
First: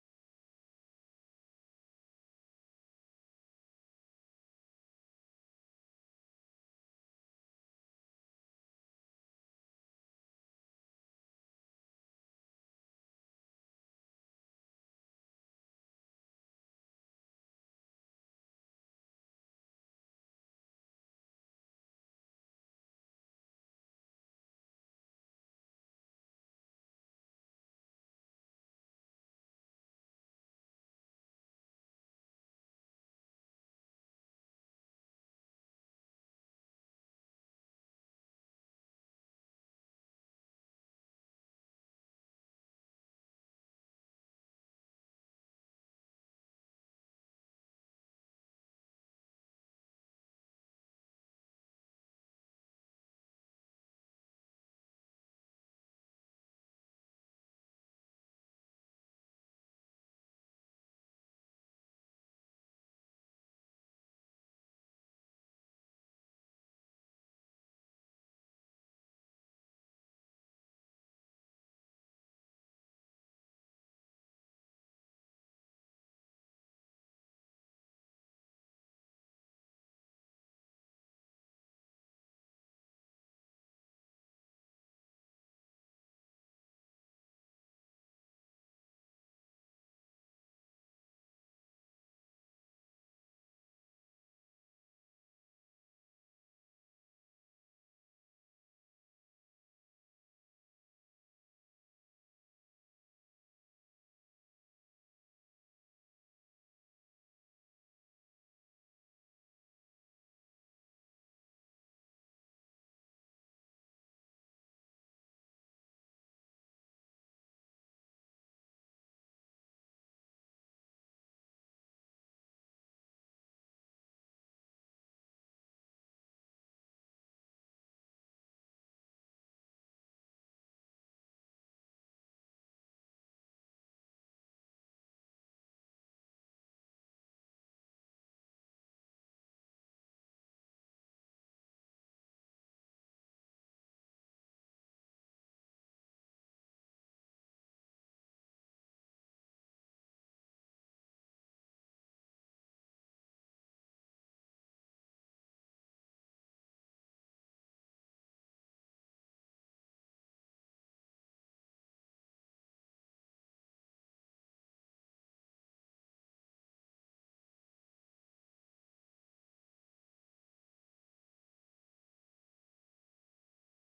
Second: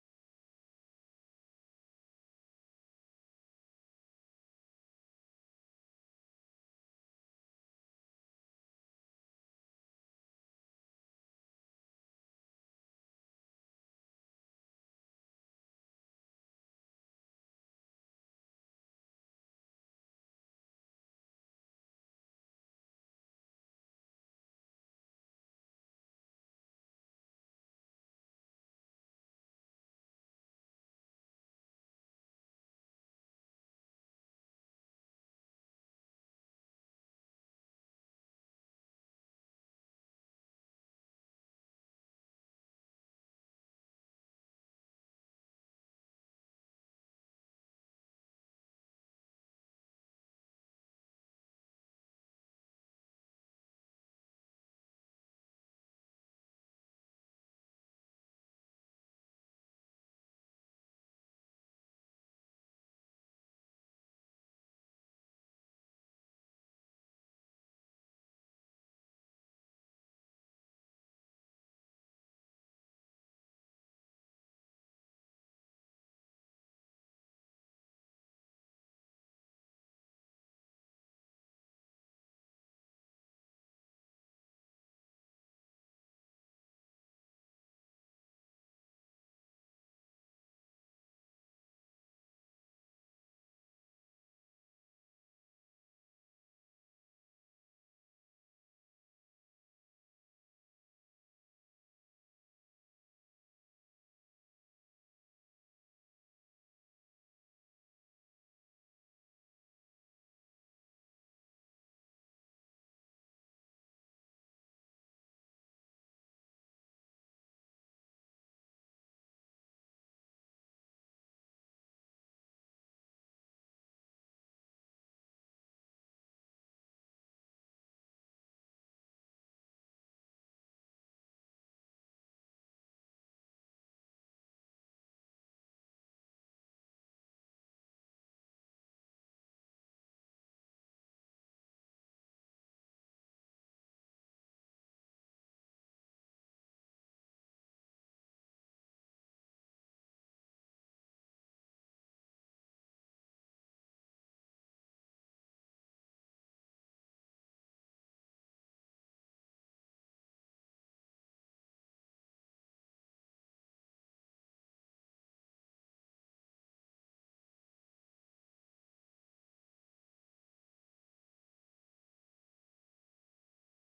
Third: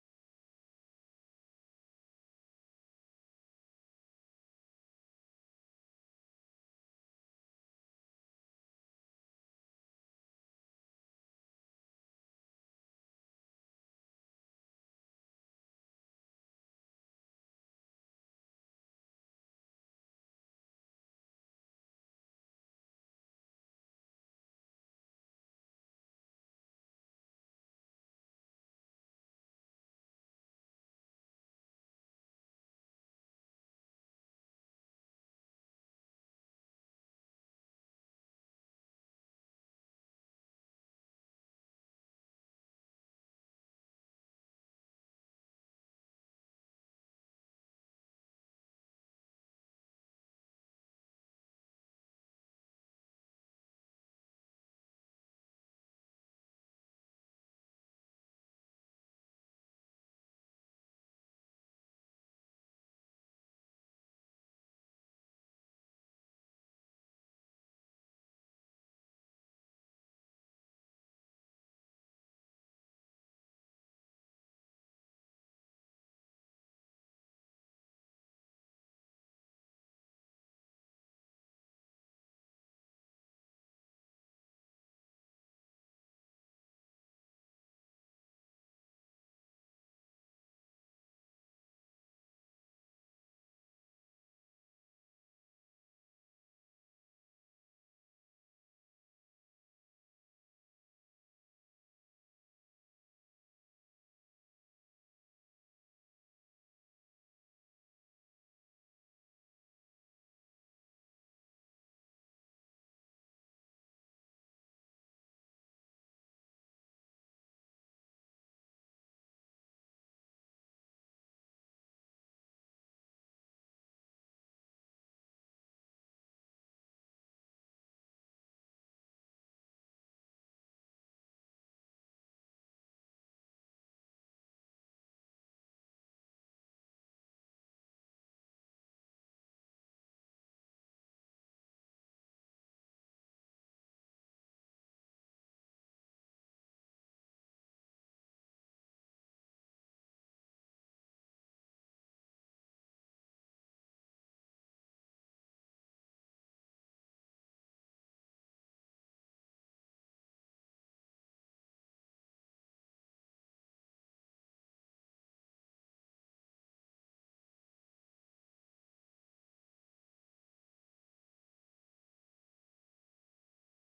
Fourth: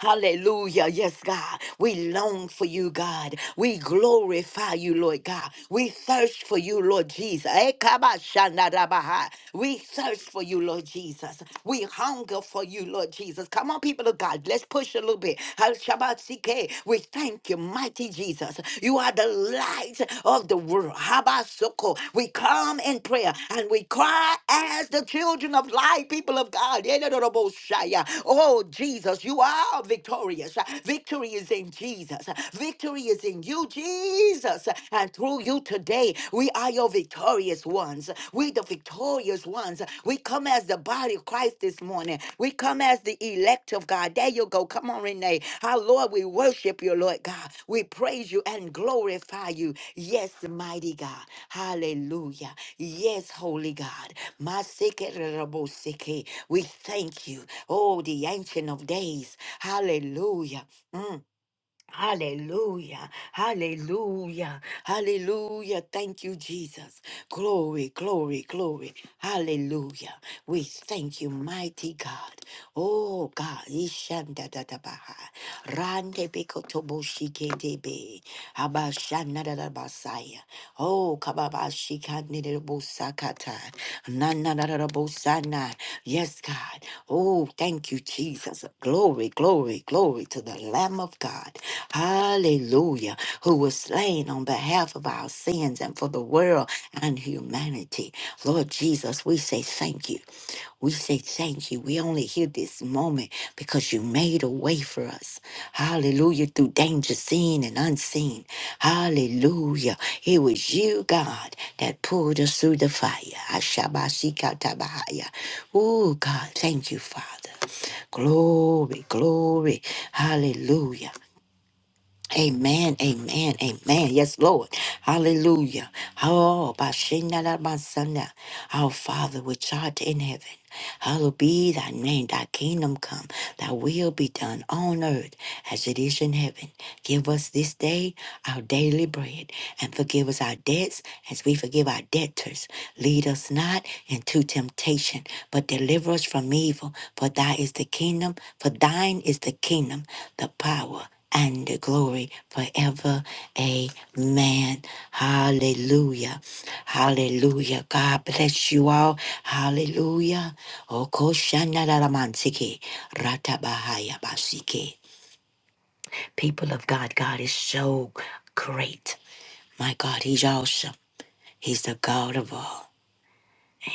[SPEAKER 1] Hallelujah. Yes, God. We long for you, God. We glorify you, Lord God. We thirst for you, Lord Jesus. Eh, kaba We thirst for you, Lord Jesus. We hunger for you, Lord Jesus. Come on, people of God. Let's push a little bit. Hal We thank you, mighty Jesus. You are the light of the world. Habasoko. We come in prayer and we cry as the children of light, people of God. Yedodoroboshaya. Oh, Jesus, you are victorious. Victory is in Jesus. Victory is in you, Jesus. And through you today, we are your victorious ones. We the victorious ones. We come as the body of Christ this morning. We come as the elect of God. There you go. Come on, Renee. Our Lord, we worship you, Lord God. We praise you and glorify you. Yes, mighty God. Hallelujah. Yes, holy God. Masekereroboseke. We thank you. Oh, the ancient of days. Hallelujah. Mm. Hallelujah. Hallelujah. Hallelujah. Thank you, Jesus. Glory, glory, glory. Hallelujah. We thank you, mighty God. Oh God. Ishanda da da baha. Rande bikotobo shike debe. Abashana da da basaya. Oh kababa shikande de bosakata. Nana da da bosana. Yes, God. Oh, thank you, Jesus. Glory, glory, glory to the Lamb of God. God, hallelujah, who was slain on behalf of our sins and for the world and humanity. Lord Jesus, we say thank you. We say thank you. We only hear this moment because you made a way for us. Hallelujah. Through danger seen and unseen. Hallelujah. It was you, God, that pulled us through the fire. Ashabashikatabahaya. Oh, God, thank you, Father. Glory, glory. Hallelujah. Amen, amen, amen. Yes, Lord. Hallelujah. Oh, Bashinalamasana. our Father, which art in heaven, hallowed be thy name, thy kingdom come, thy will be done on earth as it is in heaven. Give us this day our daily bread, and forgive us our debts as we forgive our debtors. Lead us not into temptation, but deliver us from evil. For thy is the kingdom, for thine is the kingdom, the power and the glory forever. Amen. Hallelujah. Hallelujah. God bless you all. Hallelujah. Okoshanaramansike, ratabahayabasike. People of God, God is so great. My God, He's awesome. He's the God of all.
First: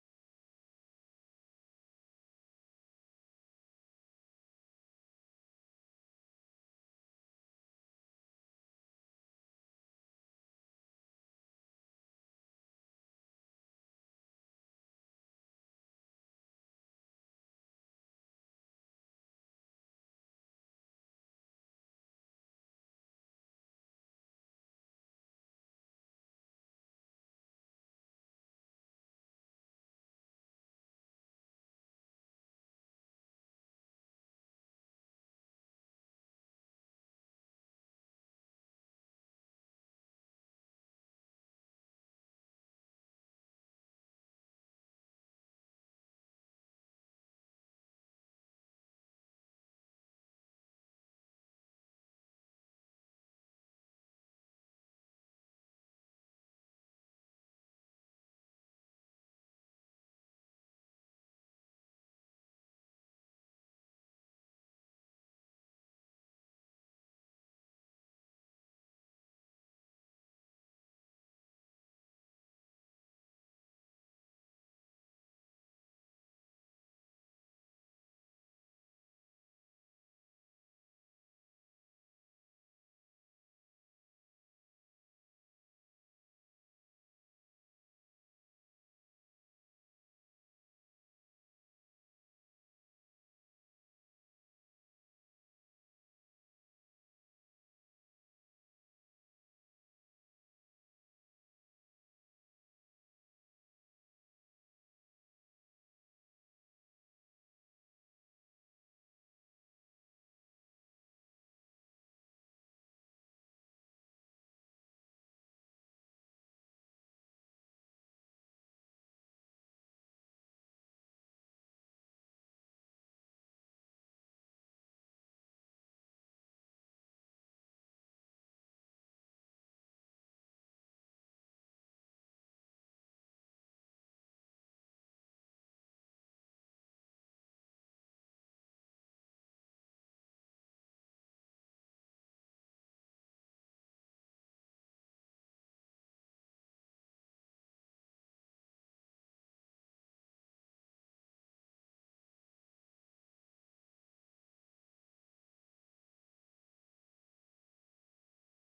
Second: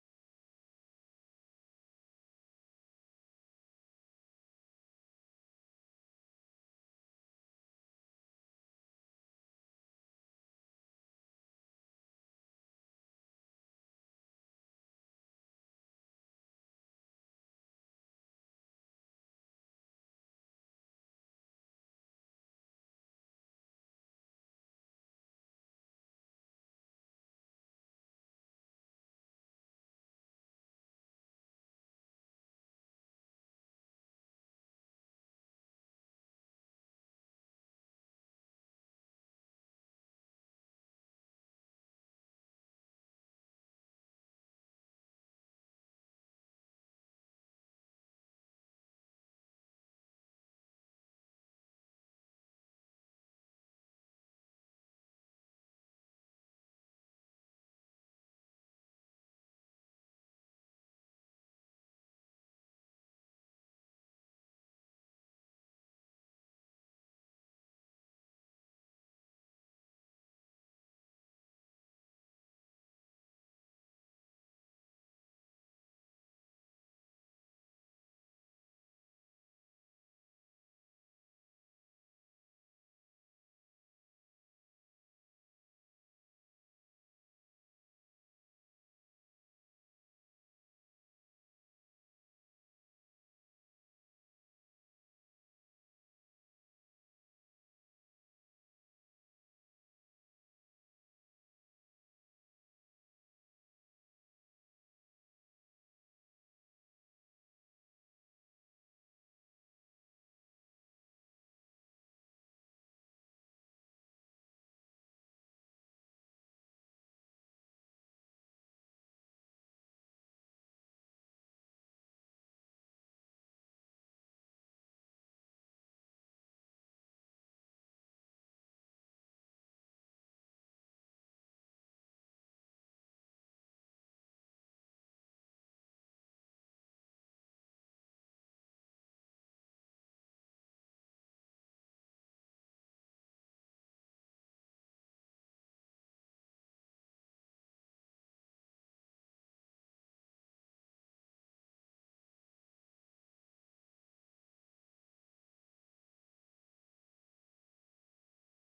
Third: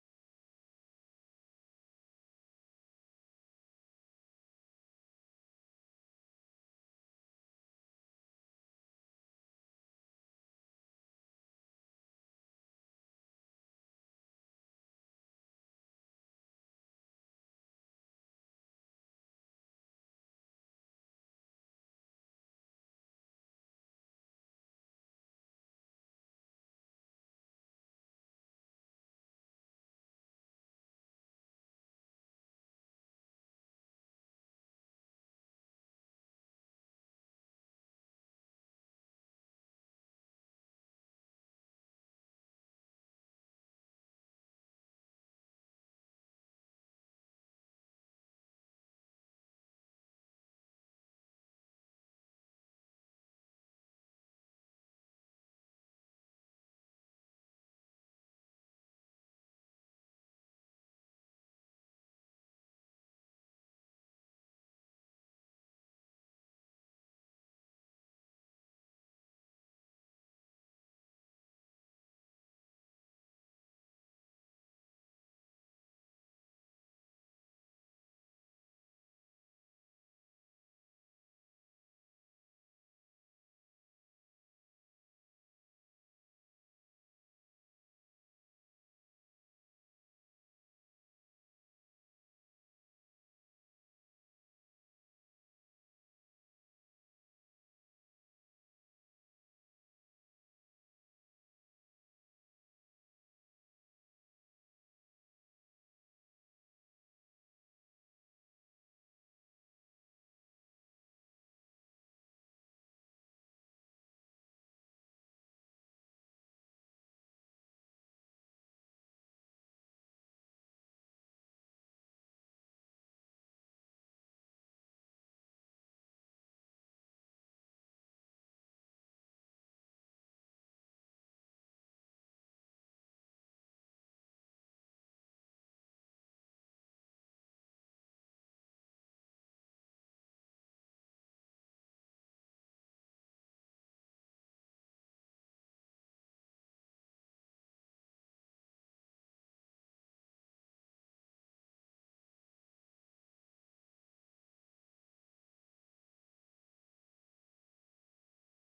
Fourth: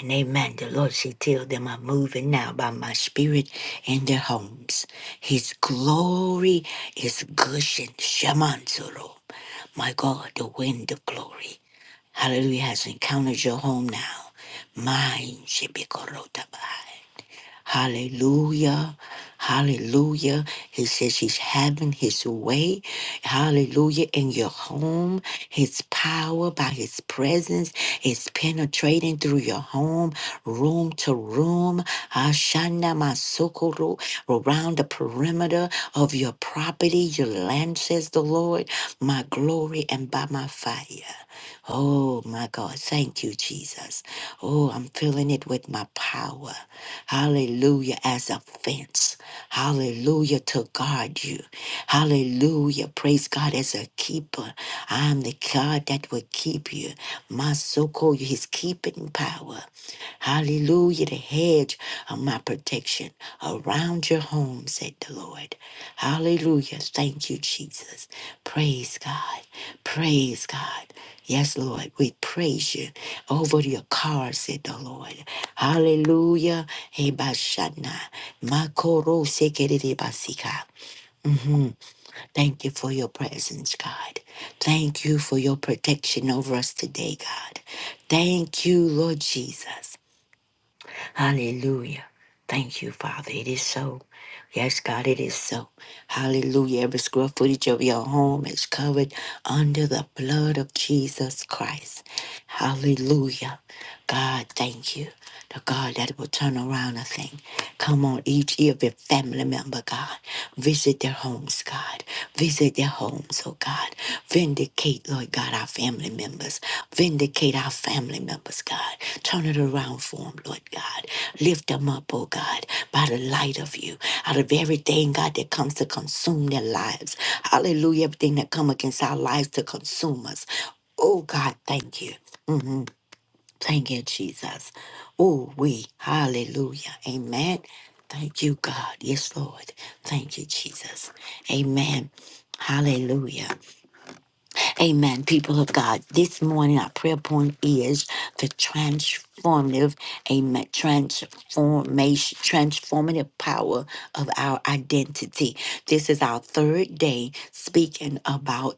[SPEAKER 1] And amen. The Lord said, Tell them I'm moving now by my spirit in their homes. His glory is gushing. Shemansoro. My God, the wind of glory. Hallelujah has encountered your home now. Mine should be korota by. Hallelujah. Hallelujah. He says he's having his way. Hallelujah. In your home, his power by his presence is penetrating through your home, room to room. Ashana masokoro, around the perimeter of your property, your land, says the Lord, my glory and by my fire. Oh my God. Thank you, Jesus. Oh, I'm filling it with my power. Hallelujah. As a fence. Hallelujah. To guard you. Hallelujah. Praise God as a keeper. I am the God that will keep you. My so called his keeping power. Hallelujah the hedge of my protection around your home, said the Lord. Hallelujah. Thank you, Jesus. Praise God. Praise God. Yes, Lord, we praise you over your car, said the Lord. Hallelujah. Hebashana. Makoro sekerere basika. Thank you for your presence, God. Thank you for your protection over us today, God. Thank you, Lord Jesus. Hallelujah. Thank you, Father. It is so. Yes, God, it is so. Hallelujah. Every square footage of your home is covered under the blood of Jesus Christ. Hallelujah. God, thank you. The God that will turn around a thing. Come on, each every family member, God. Visit their homes, God. Visit their homes, oh God. Vindicate, Lord God, our family members. Vindicate our family members, God. Turn it around for them, Lord God. Lift them up, oh God, by the light of you. Out of everything, God, that comes to consume their lives. Hallelujah. Everything that come against our lives to consume us. Oh God, thank you. Mhm. Thank you, Jesus. Oh, we. Hallelujah. Amen. Thank you, God. Yes, Lord. Thank you, Jesus. Amen. Hallelujah. Amen. People of God, this morning our prayer point is the transformative, amen, transformation, transformative power of our identity. This is our third day speaking about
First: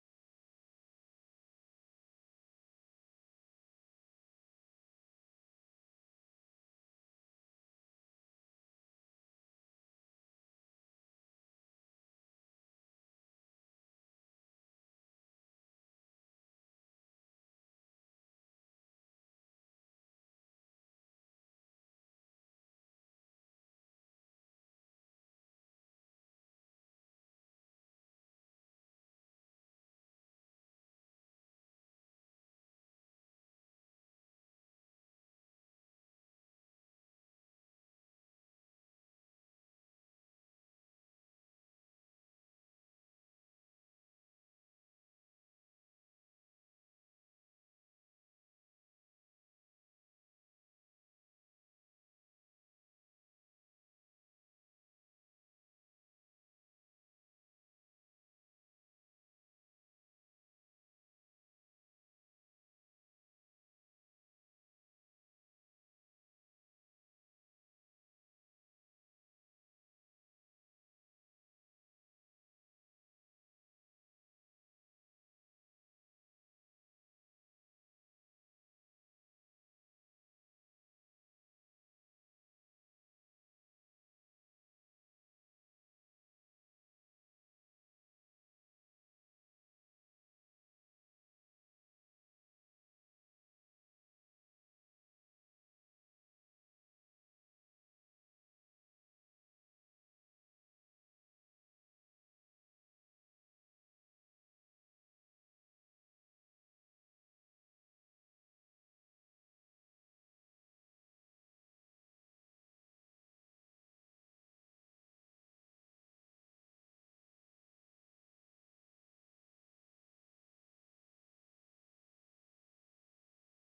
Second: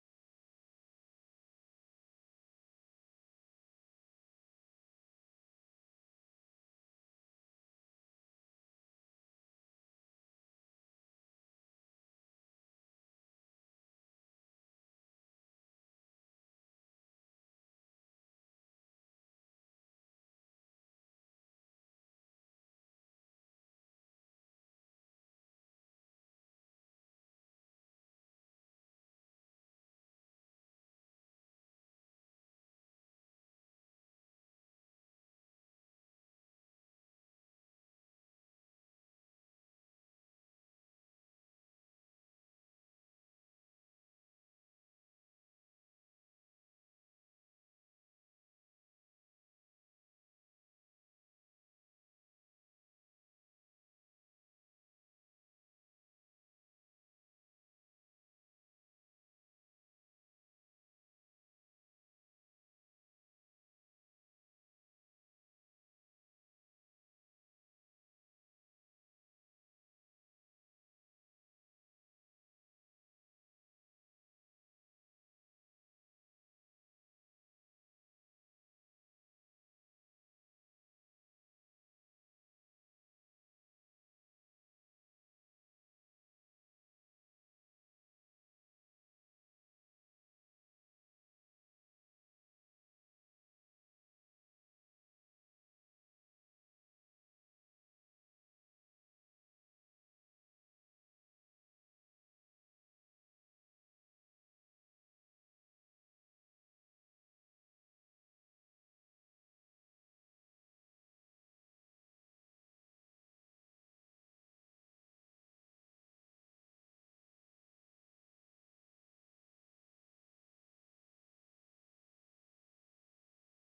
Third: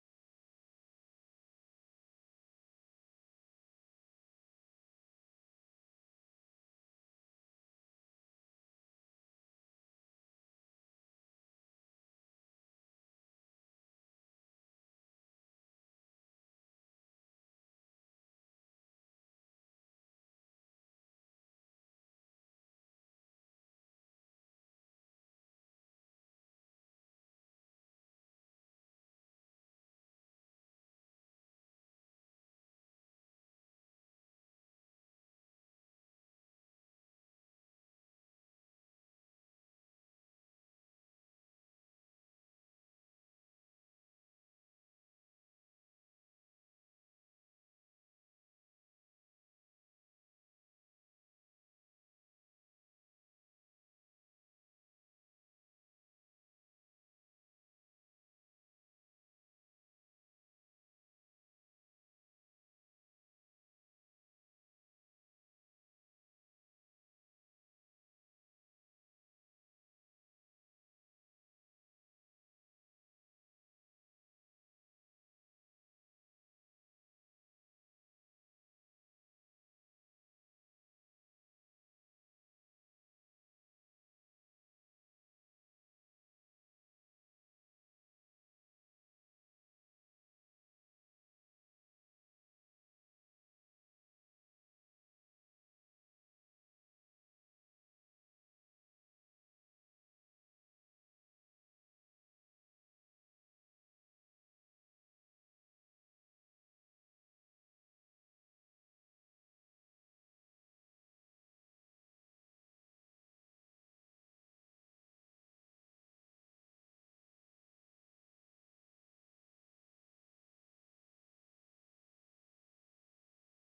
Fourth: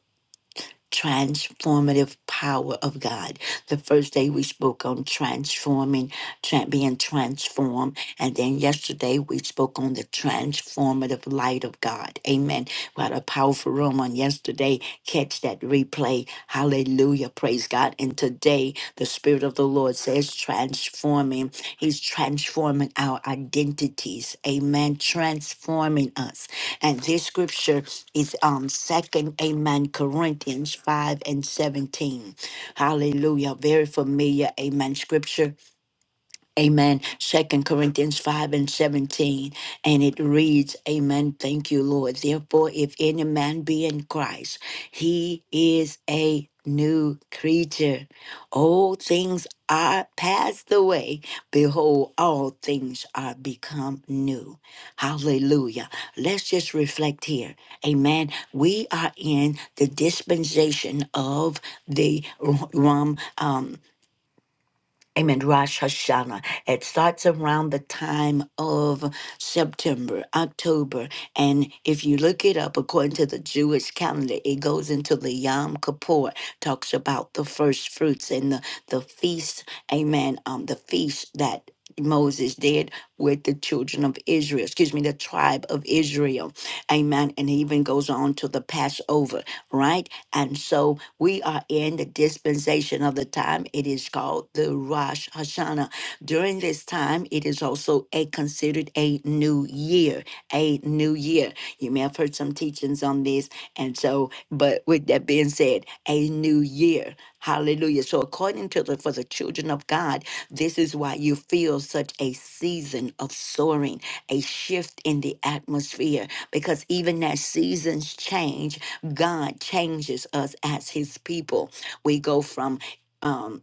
[SPEAKER 1] transformative power of God. The first day we spoke on transforming, tra- being transformed, and then yesterday we spoke on the transformative light of God. Amen. We had a powerful room on yesterday. Catch that replay. Hallelujah. Praise God. And today the Spirit of the Lord says transforming. He's transforming our identities. Amen. Transforming us. And this scripture is um second amen Corinthians 5 and 17. Hallelujah. Very familiar amen scripture Amen. Second Corinthians 5 and 17. And it reads, Amen. Thank you, Lord. Therefore, if any man be in Christ, he is a new creature. All things are passed away. Behold, all things are become new. Hallelujah. Let's just reflect here. Amen. We are in the dispensation of the Rom Amen. Rosh Hashanah. It starts around the time of September, October. And if you look it up according to the Jewish calendar, it goes into the Yom Kippur, talks about the first fruits and the, the feast. Amen. Um, the feast that Moses did with the children of Israel, excuse me, the tribe of Israel. Amen. And he even goes on to the Passover, right? And so we are in the dispensation of the time. It is called the Rosh Hashanah. During this time, it is also a considered a new year, a new year. You may have heard some teachings on this. And so, but with that being said, a new year. Hallelujah. So according to the for the children of God, this is why you feel such a season of soaring, a shift in the atmosphere, because even as seasons change God changes us as his people. We go from um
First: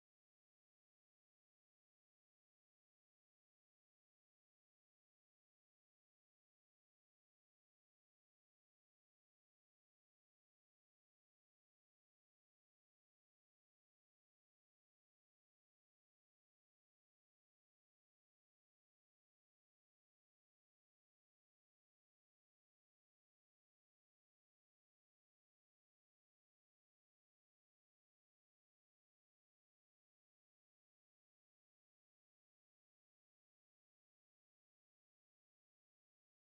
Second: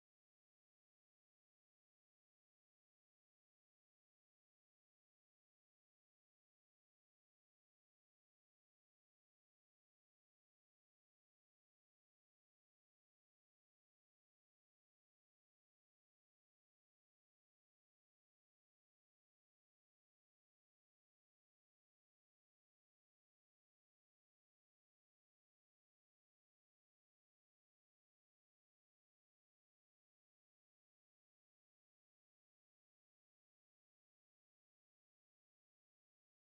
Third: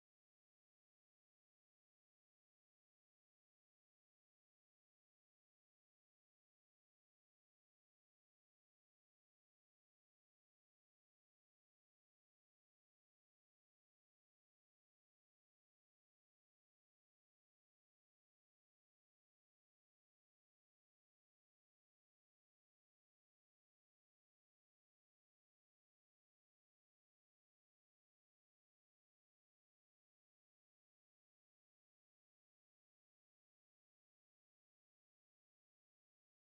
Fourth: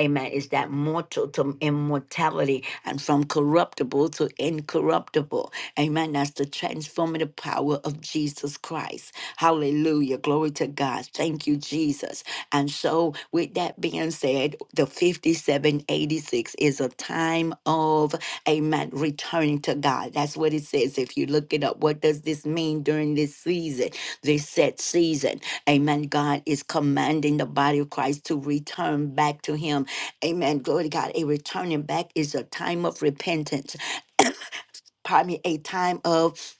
[SPEAKER 1] Amen. Is that mortal to immortality and from corruptible to incorruptible? Amen. That's the transformative power of Jesus Christ. Hallelujah. Glory to God. Thank you, Jesus. And so, with that being said, the 5786 is a time of, amen, returning to God. That's what it says. If you look it up, what does this mean during this season? this set season. Amen. God is commanding the body of Christ to return back to Him. Amen. Glory to God. A returning back is a time of repentance. Pardon me, a time of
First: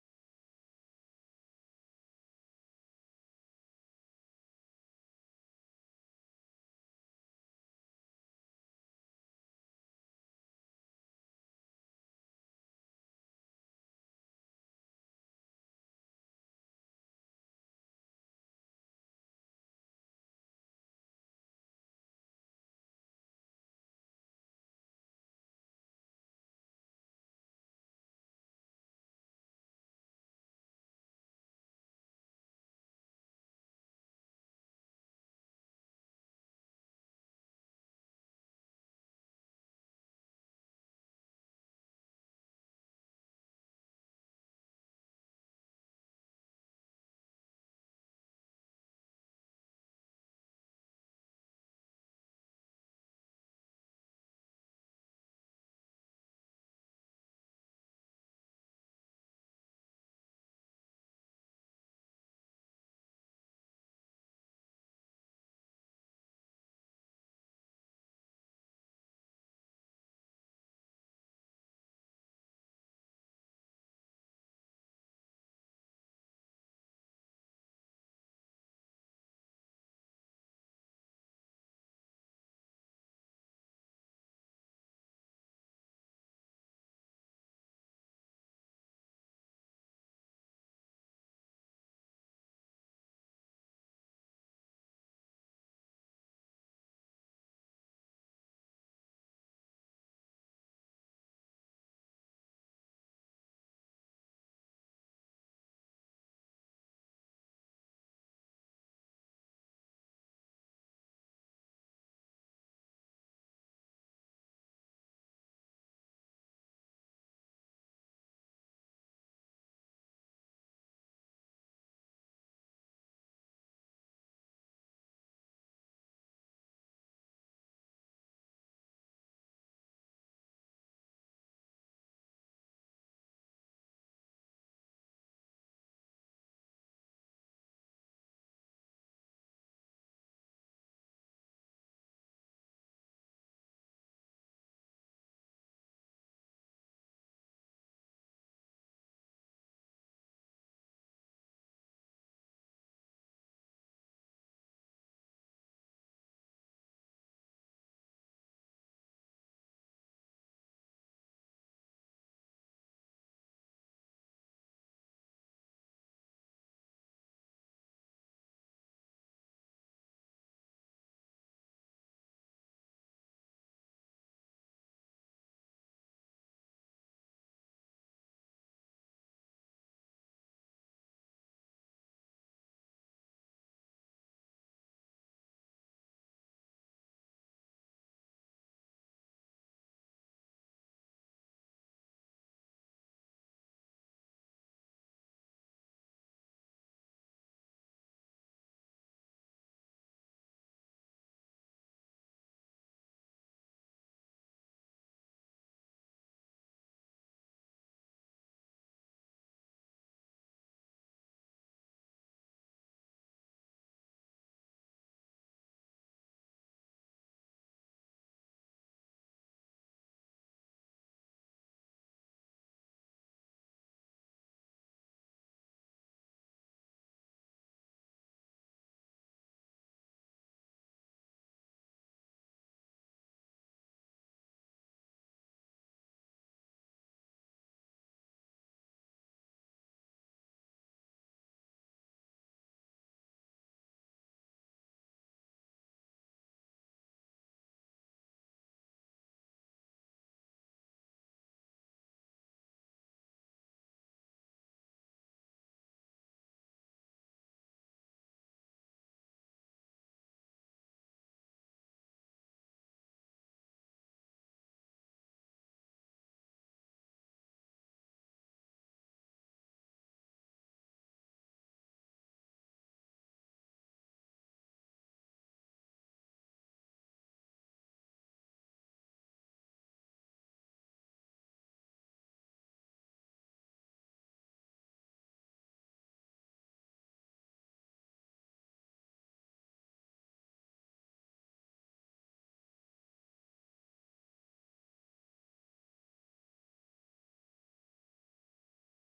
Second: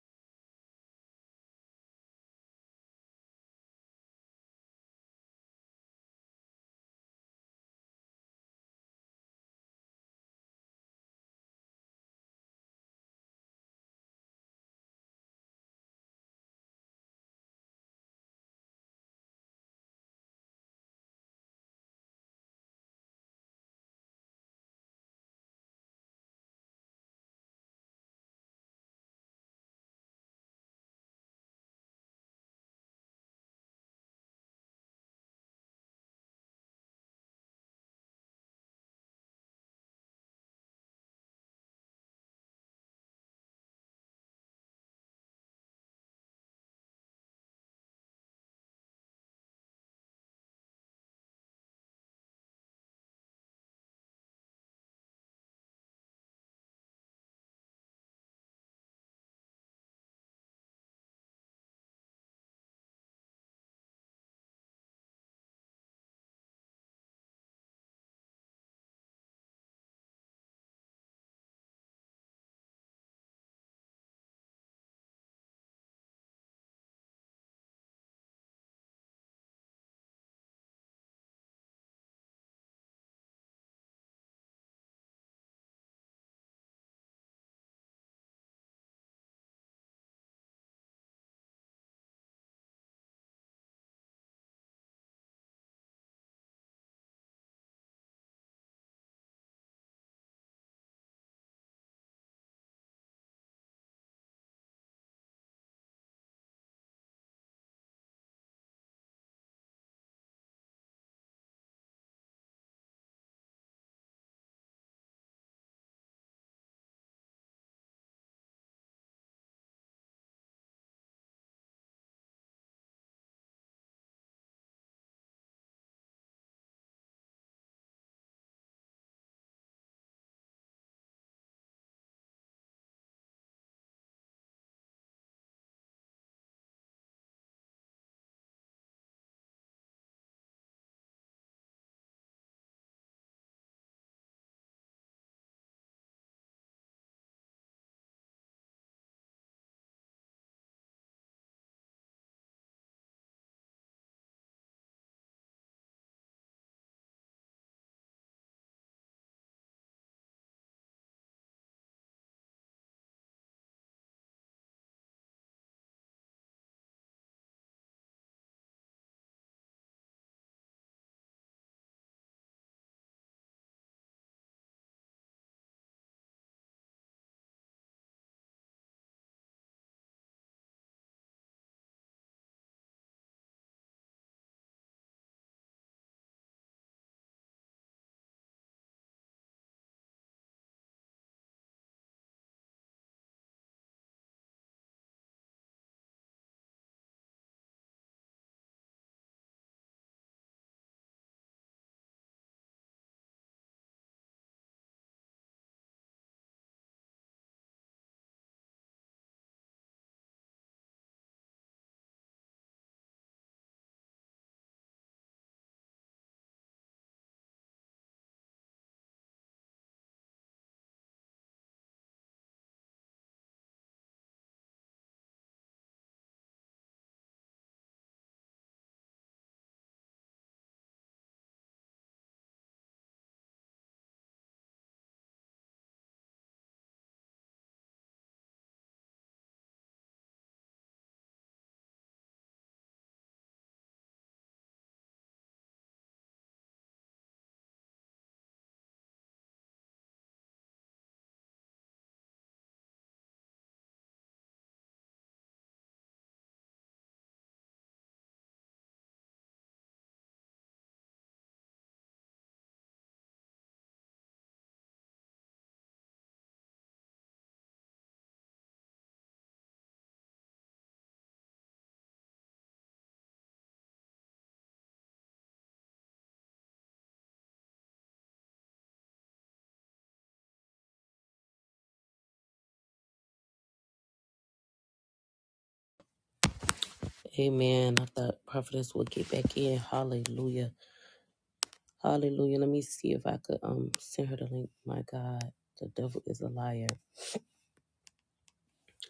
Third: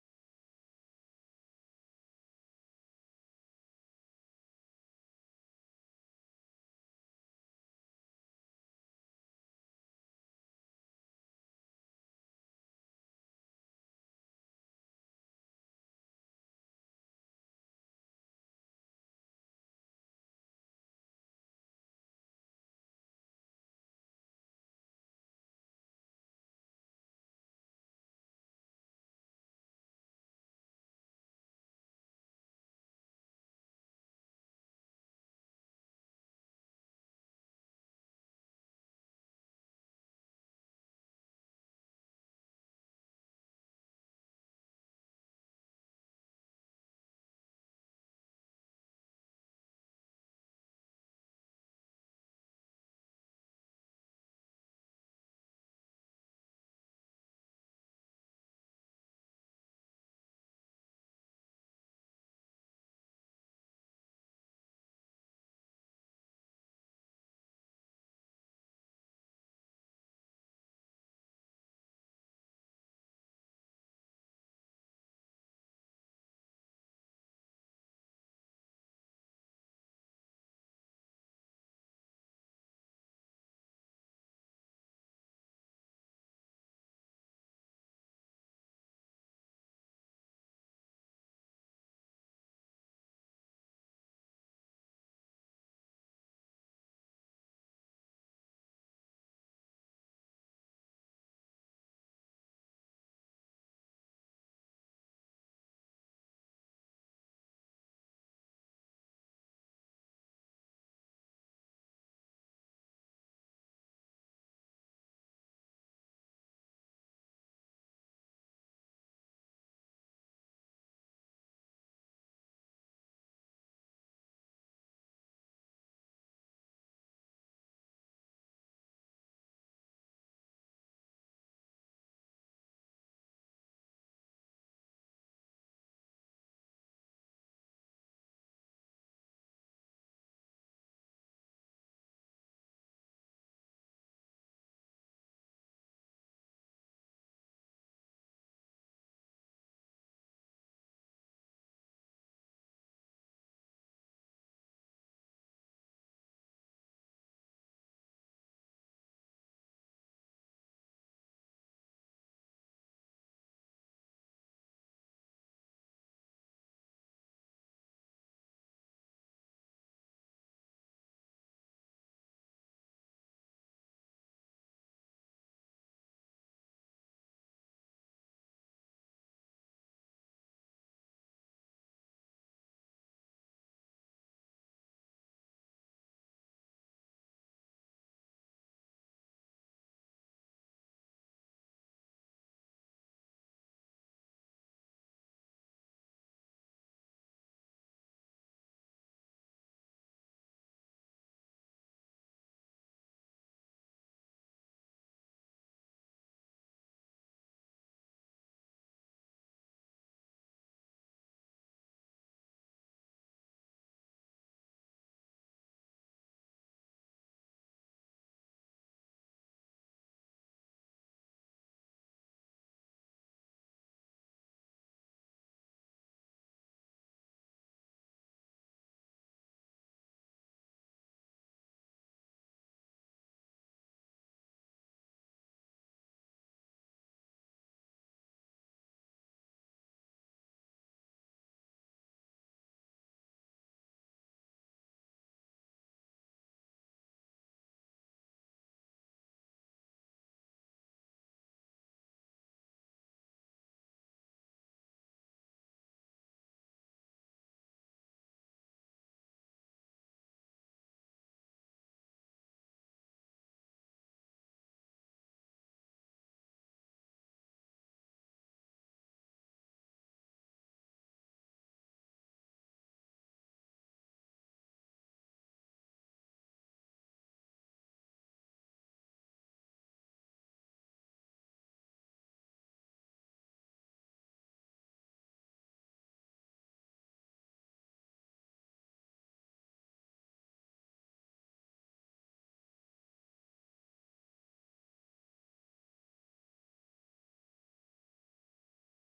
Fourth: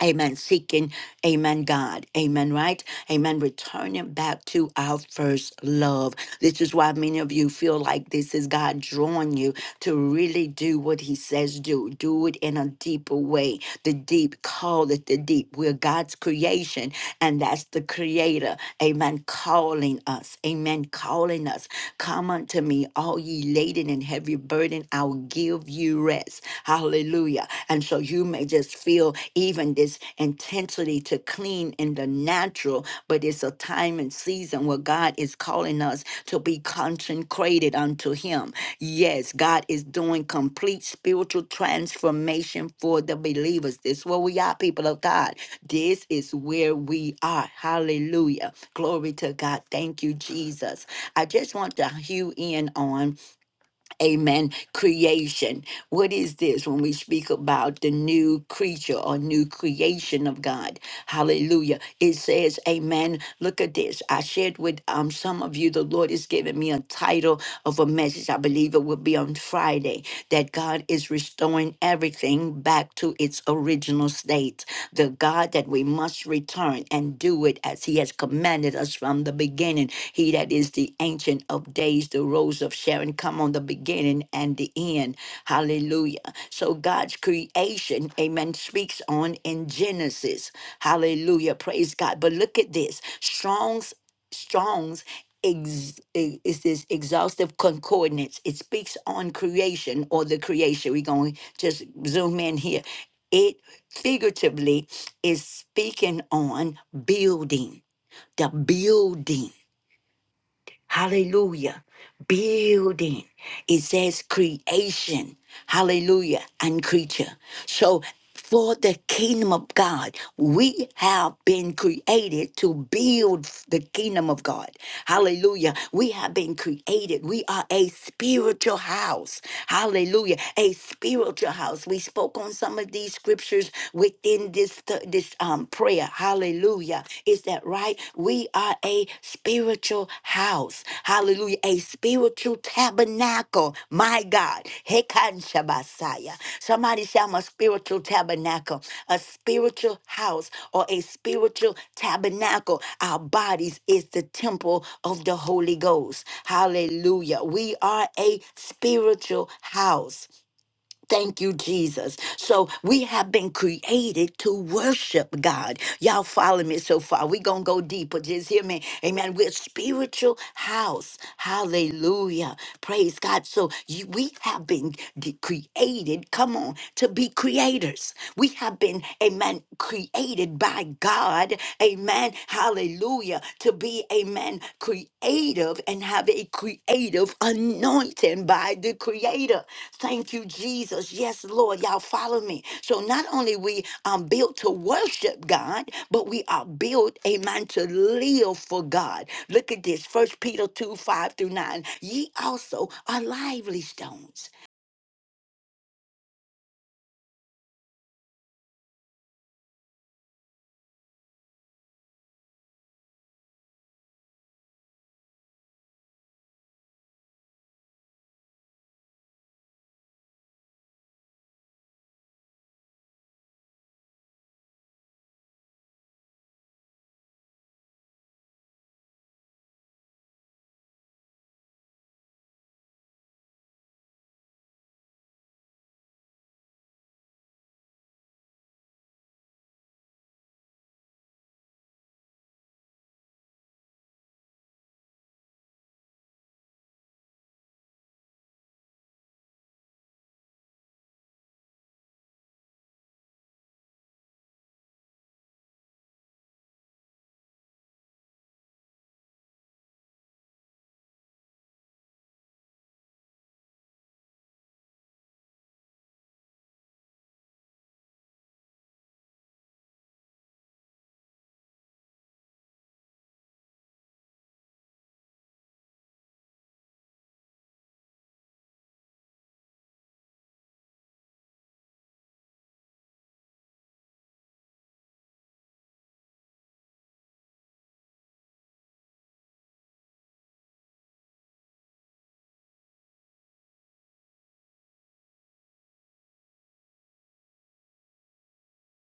[SPEAKER 1] Amen. Seeking, amen, God. Amen, right? Amen. Returning back to our first love. This is why many of you feel like this is God drawing you to really do what he says do. Do it in a deeper way. The deep call it the deep. We're God's creation, and that's the creator. Amen. Calling us. Amen. Calling us. Come unto me, all ye laden and heavy burden. I'll give you rest. Hallelujah. And so you may just feel even this intensity to clean clean in the natural, but it's a time and season where God is calling us to be consecrated unto Him. Yes, God is doing complete spiritual transformation for the believers. This is where we are, people of God. This is where we are. Hallelujah. Glory to God. Thank you, Jesus. I just want to hew in on Amen. Creation. What is this when we speak about the new creature or new creation of God? Hallelujah. It says, Amen. Look at this. I shared with um, some of you, the Lord has given me a title of a message. I believe it will be on Friday that God is restoring everything back to its original emotional state, the God that we must return and do it as He has commanded us from the beginning. He that is the Ancient of Days, the Rose of Sharon, come on the beginning and the end. Hallelujah. So God's creation, amen, speaks on in Genesis. Hallelujah. Praise God. But look at this Strong's, Strong's ex- i- is this exhaustive concordance. It speaks on creation or the creation. We're going to just zoom in here. It figuratively is speaking on building, the building Hallelujah. Building. It says creation. Hallelujah. And creature. So for the kingdom of God, we have been created to build the kingdom of God. Hallelujah. We have been created. We are a spiritual house. Hallelujah. A spiritual house. We spoke on some of these scriptures within this this um prayer. Hallelujah. Hallelujah. Is that right? We are a spiritual house. Hallelujah. A spiritual tabernacle. My God. Hekan Shabasaya. Somebody say, I'm a spiritual tabernacle, a spiritual house, or a spiritual tabernacle. Our bodies is the temple of the Holy Ghost. Hallelujah. We are a spiritual house. Thank you, Jesus. So we have been created to worship God. Y'all follow me so far. We're going to go deeper. Just hear me. Amen. We're a spiritual house. Hallelujah. Praise God. So you, we have been de- created, come on, to be creators. We have been, amen, created by God. Amen hallelujah, to be a man creative and have a creative anointing by the Creator. Thank you, Jesus. Yes, Lord, y'all follow me. So not only we are built to worship God, but we are built, amen, to live for God. Look at this, First Peter 2, 5 through 9. Ye also are lively stones
[SPEAKER 2] Amen. I thought prophetess would get back in. Hallelujah. Hallelujah. Let me see if I could um send her the link. My God, the devil is a liar.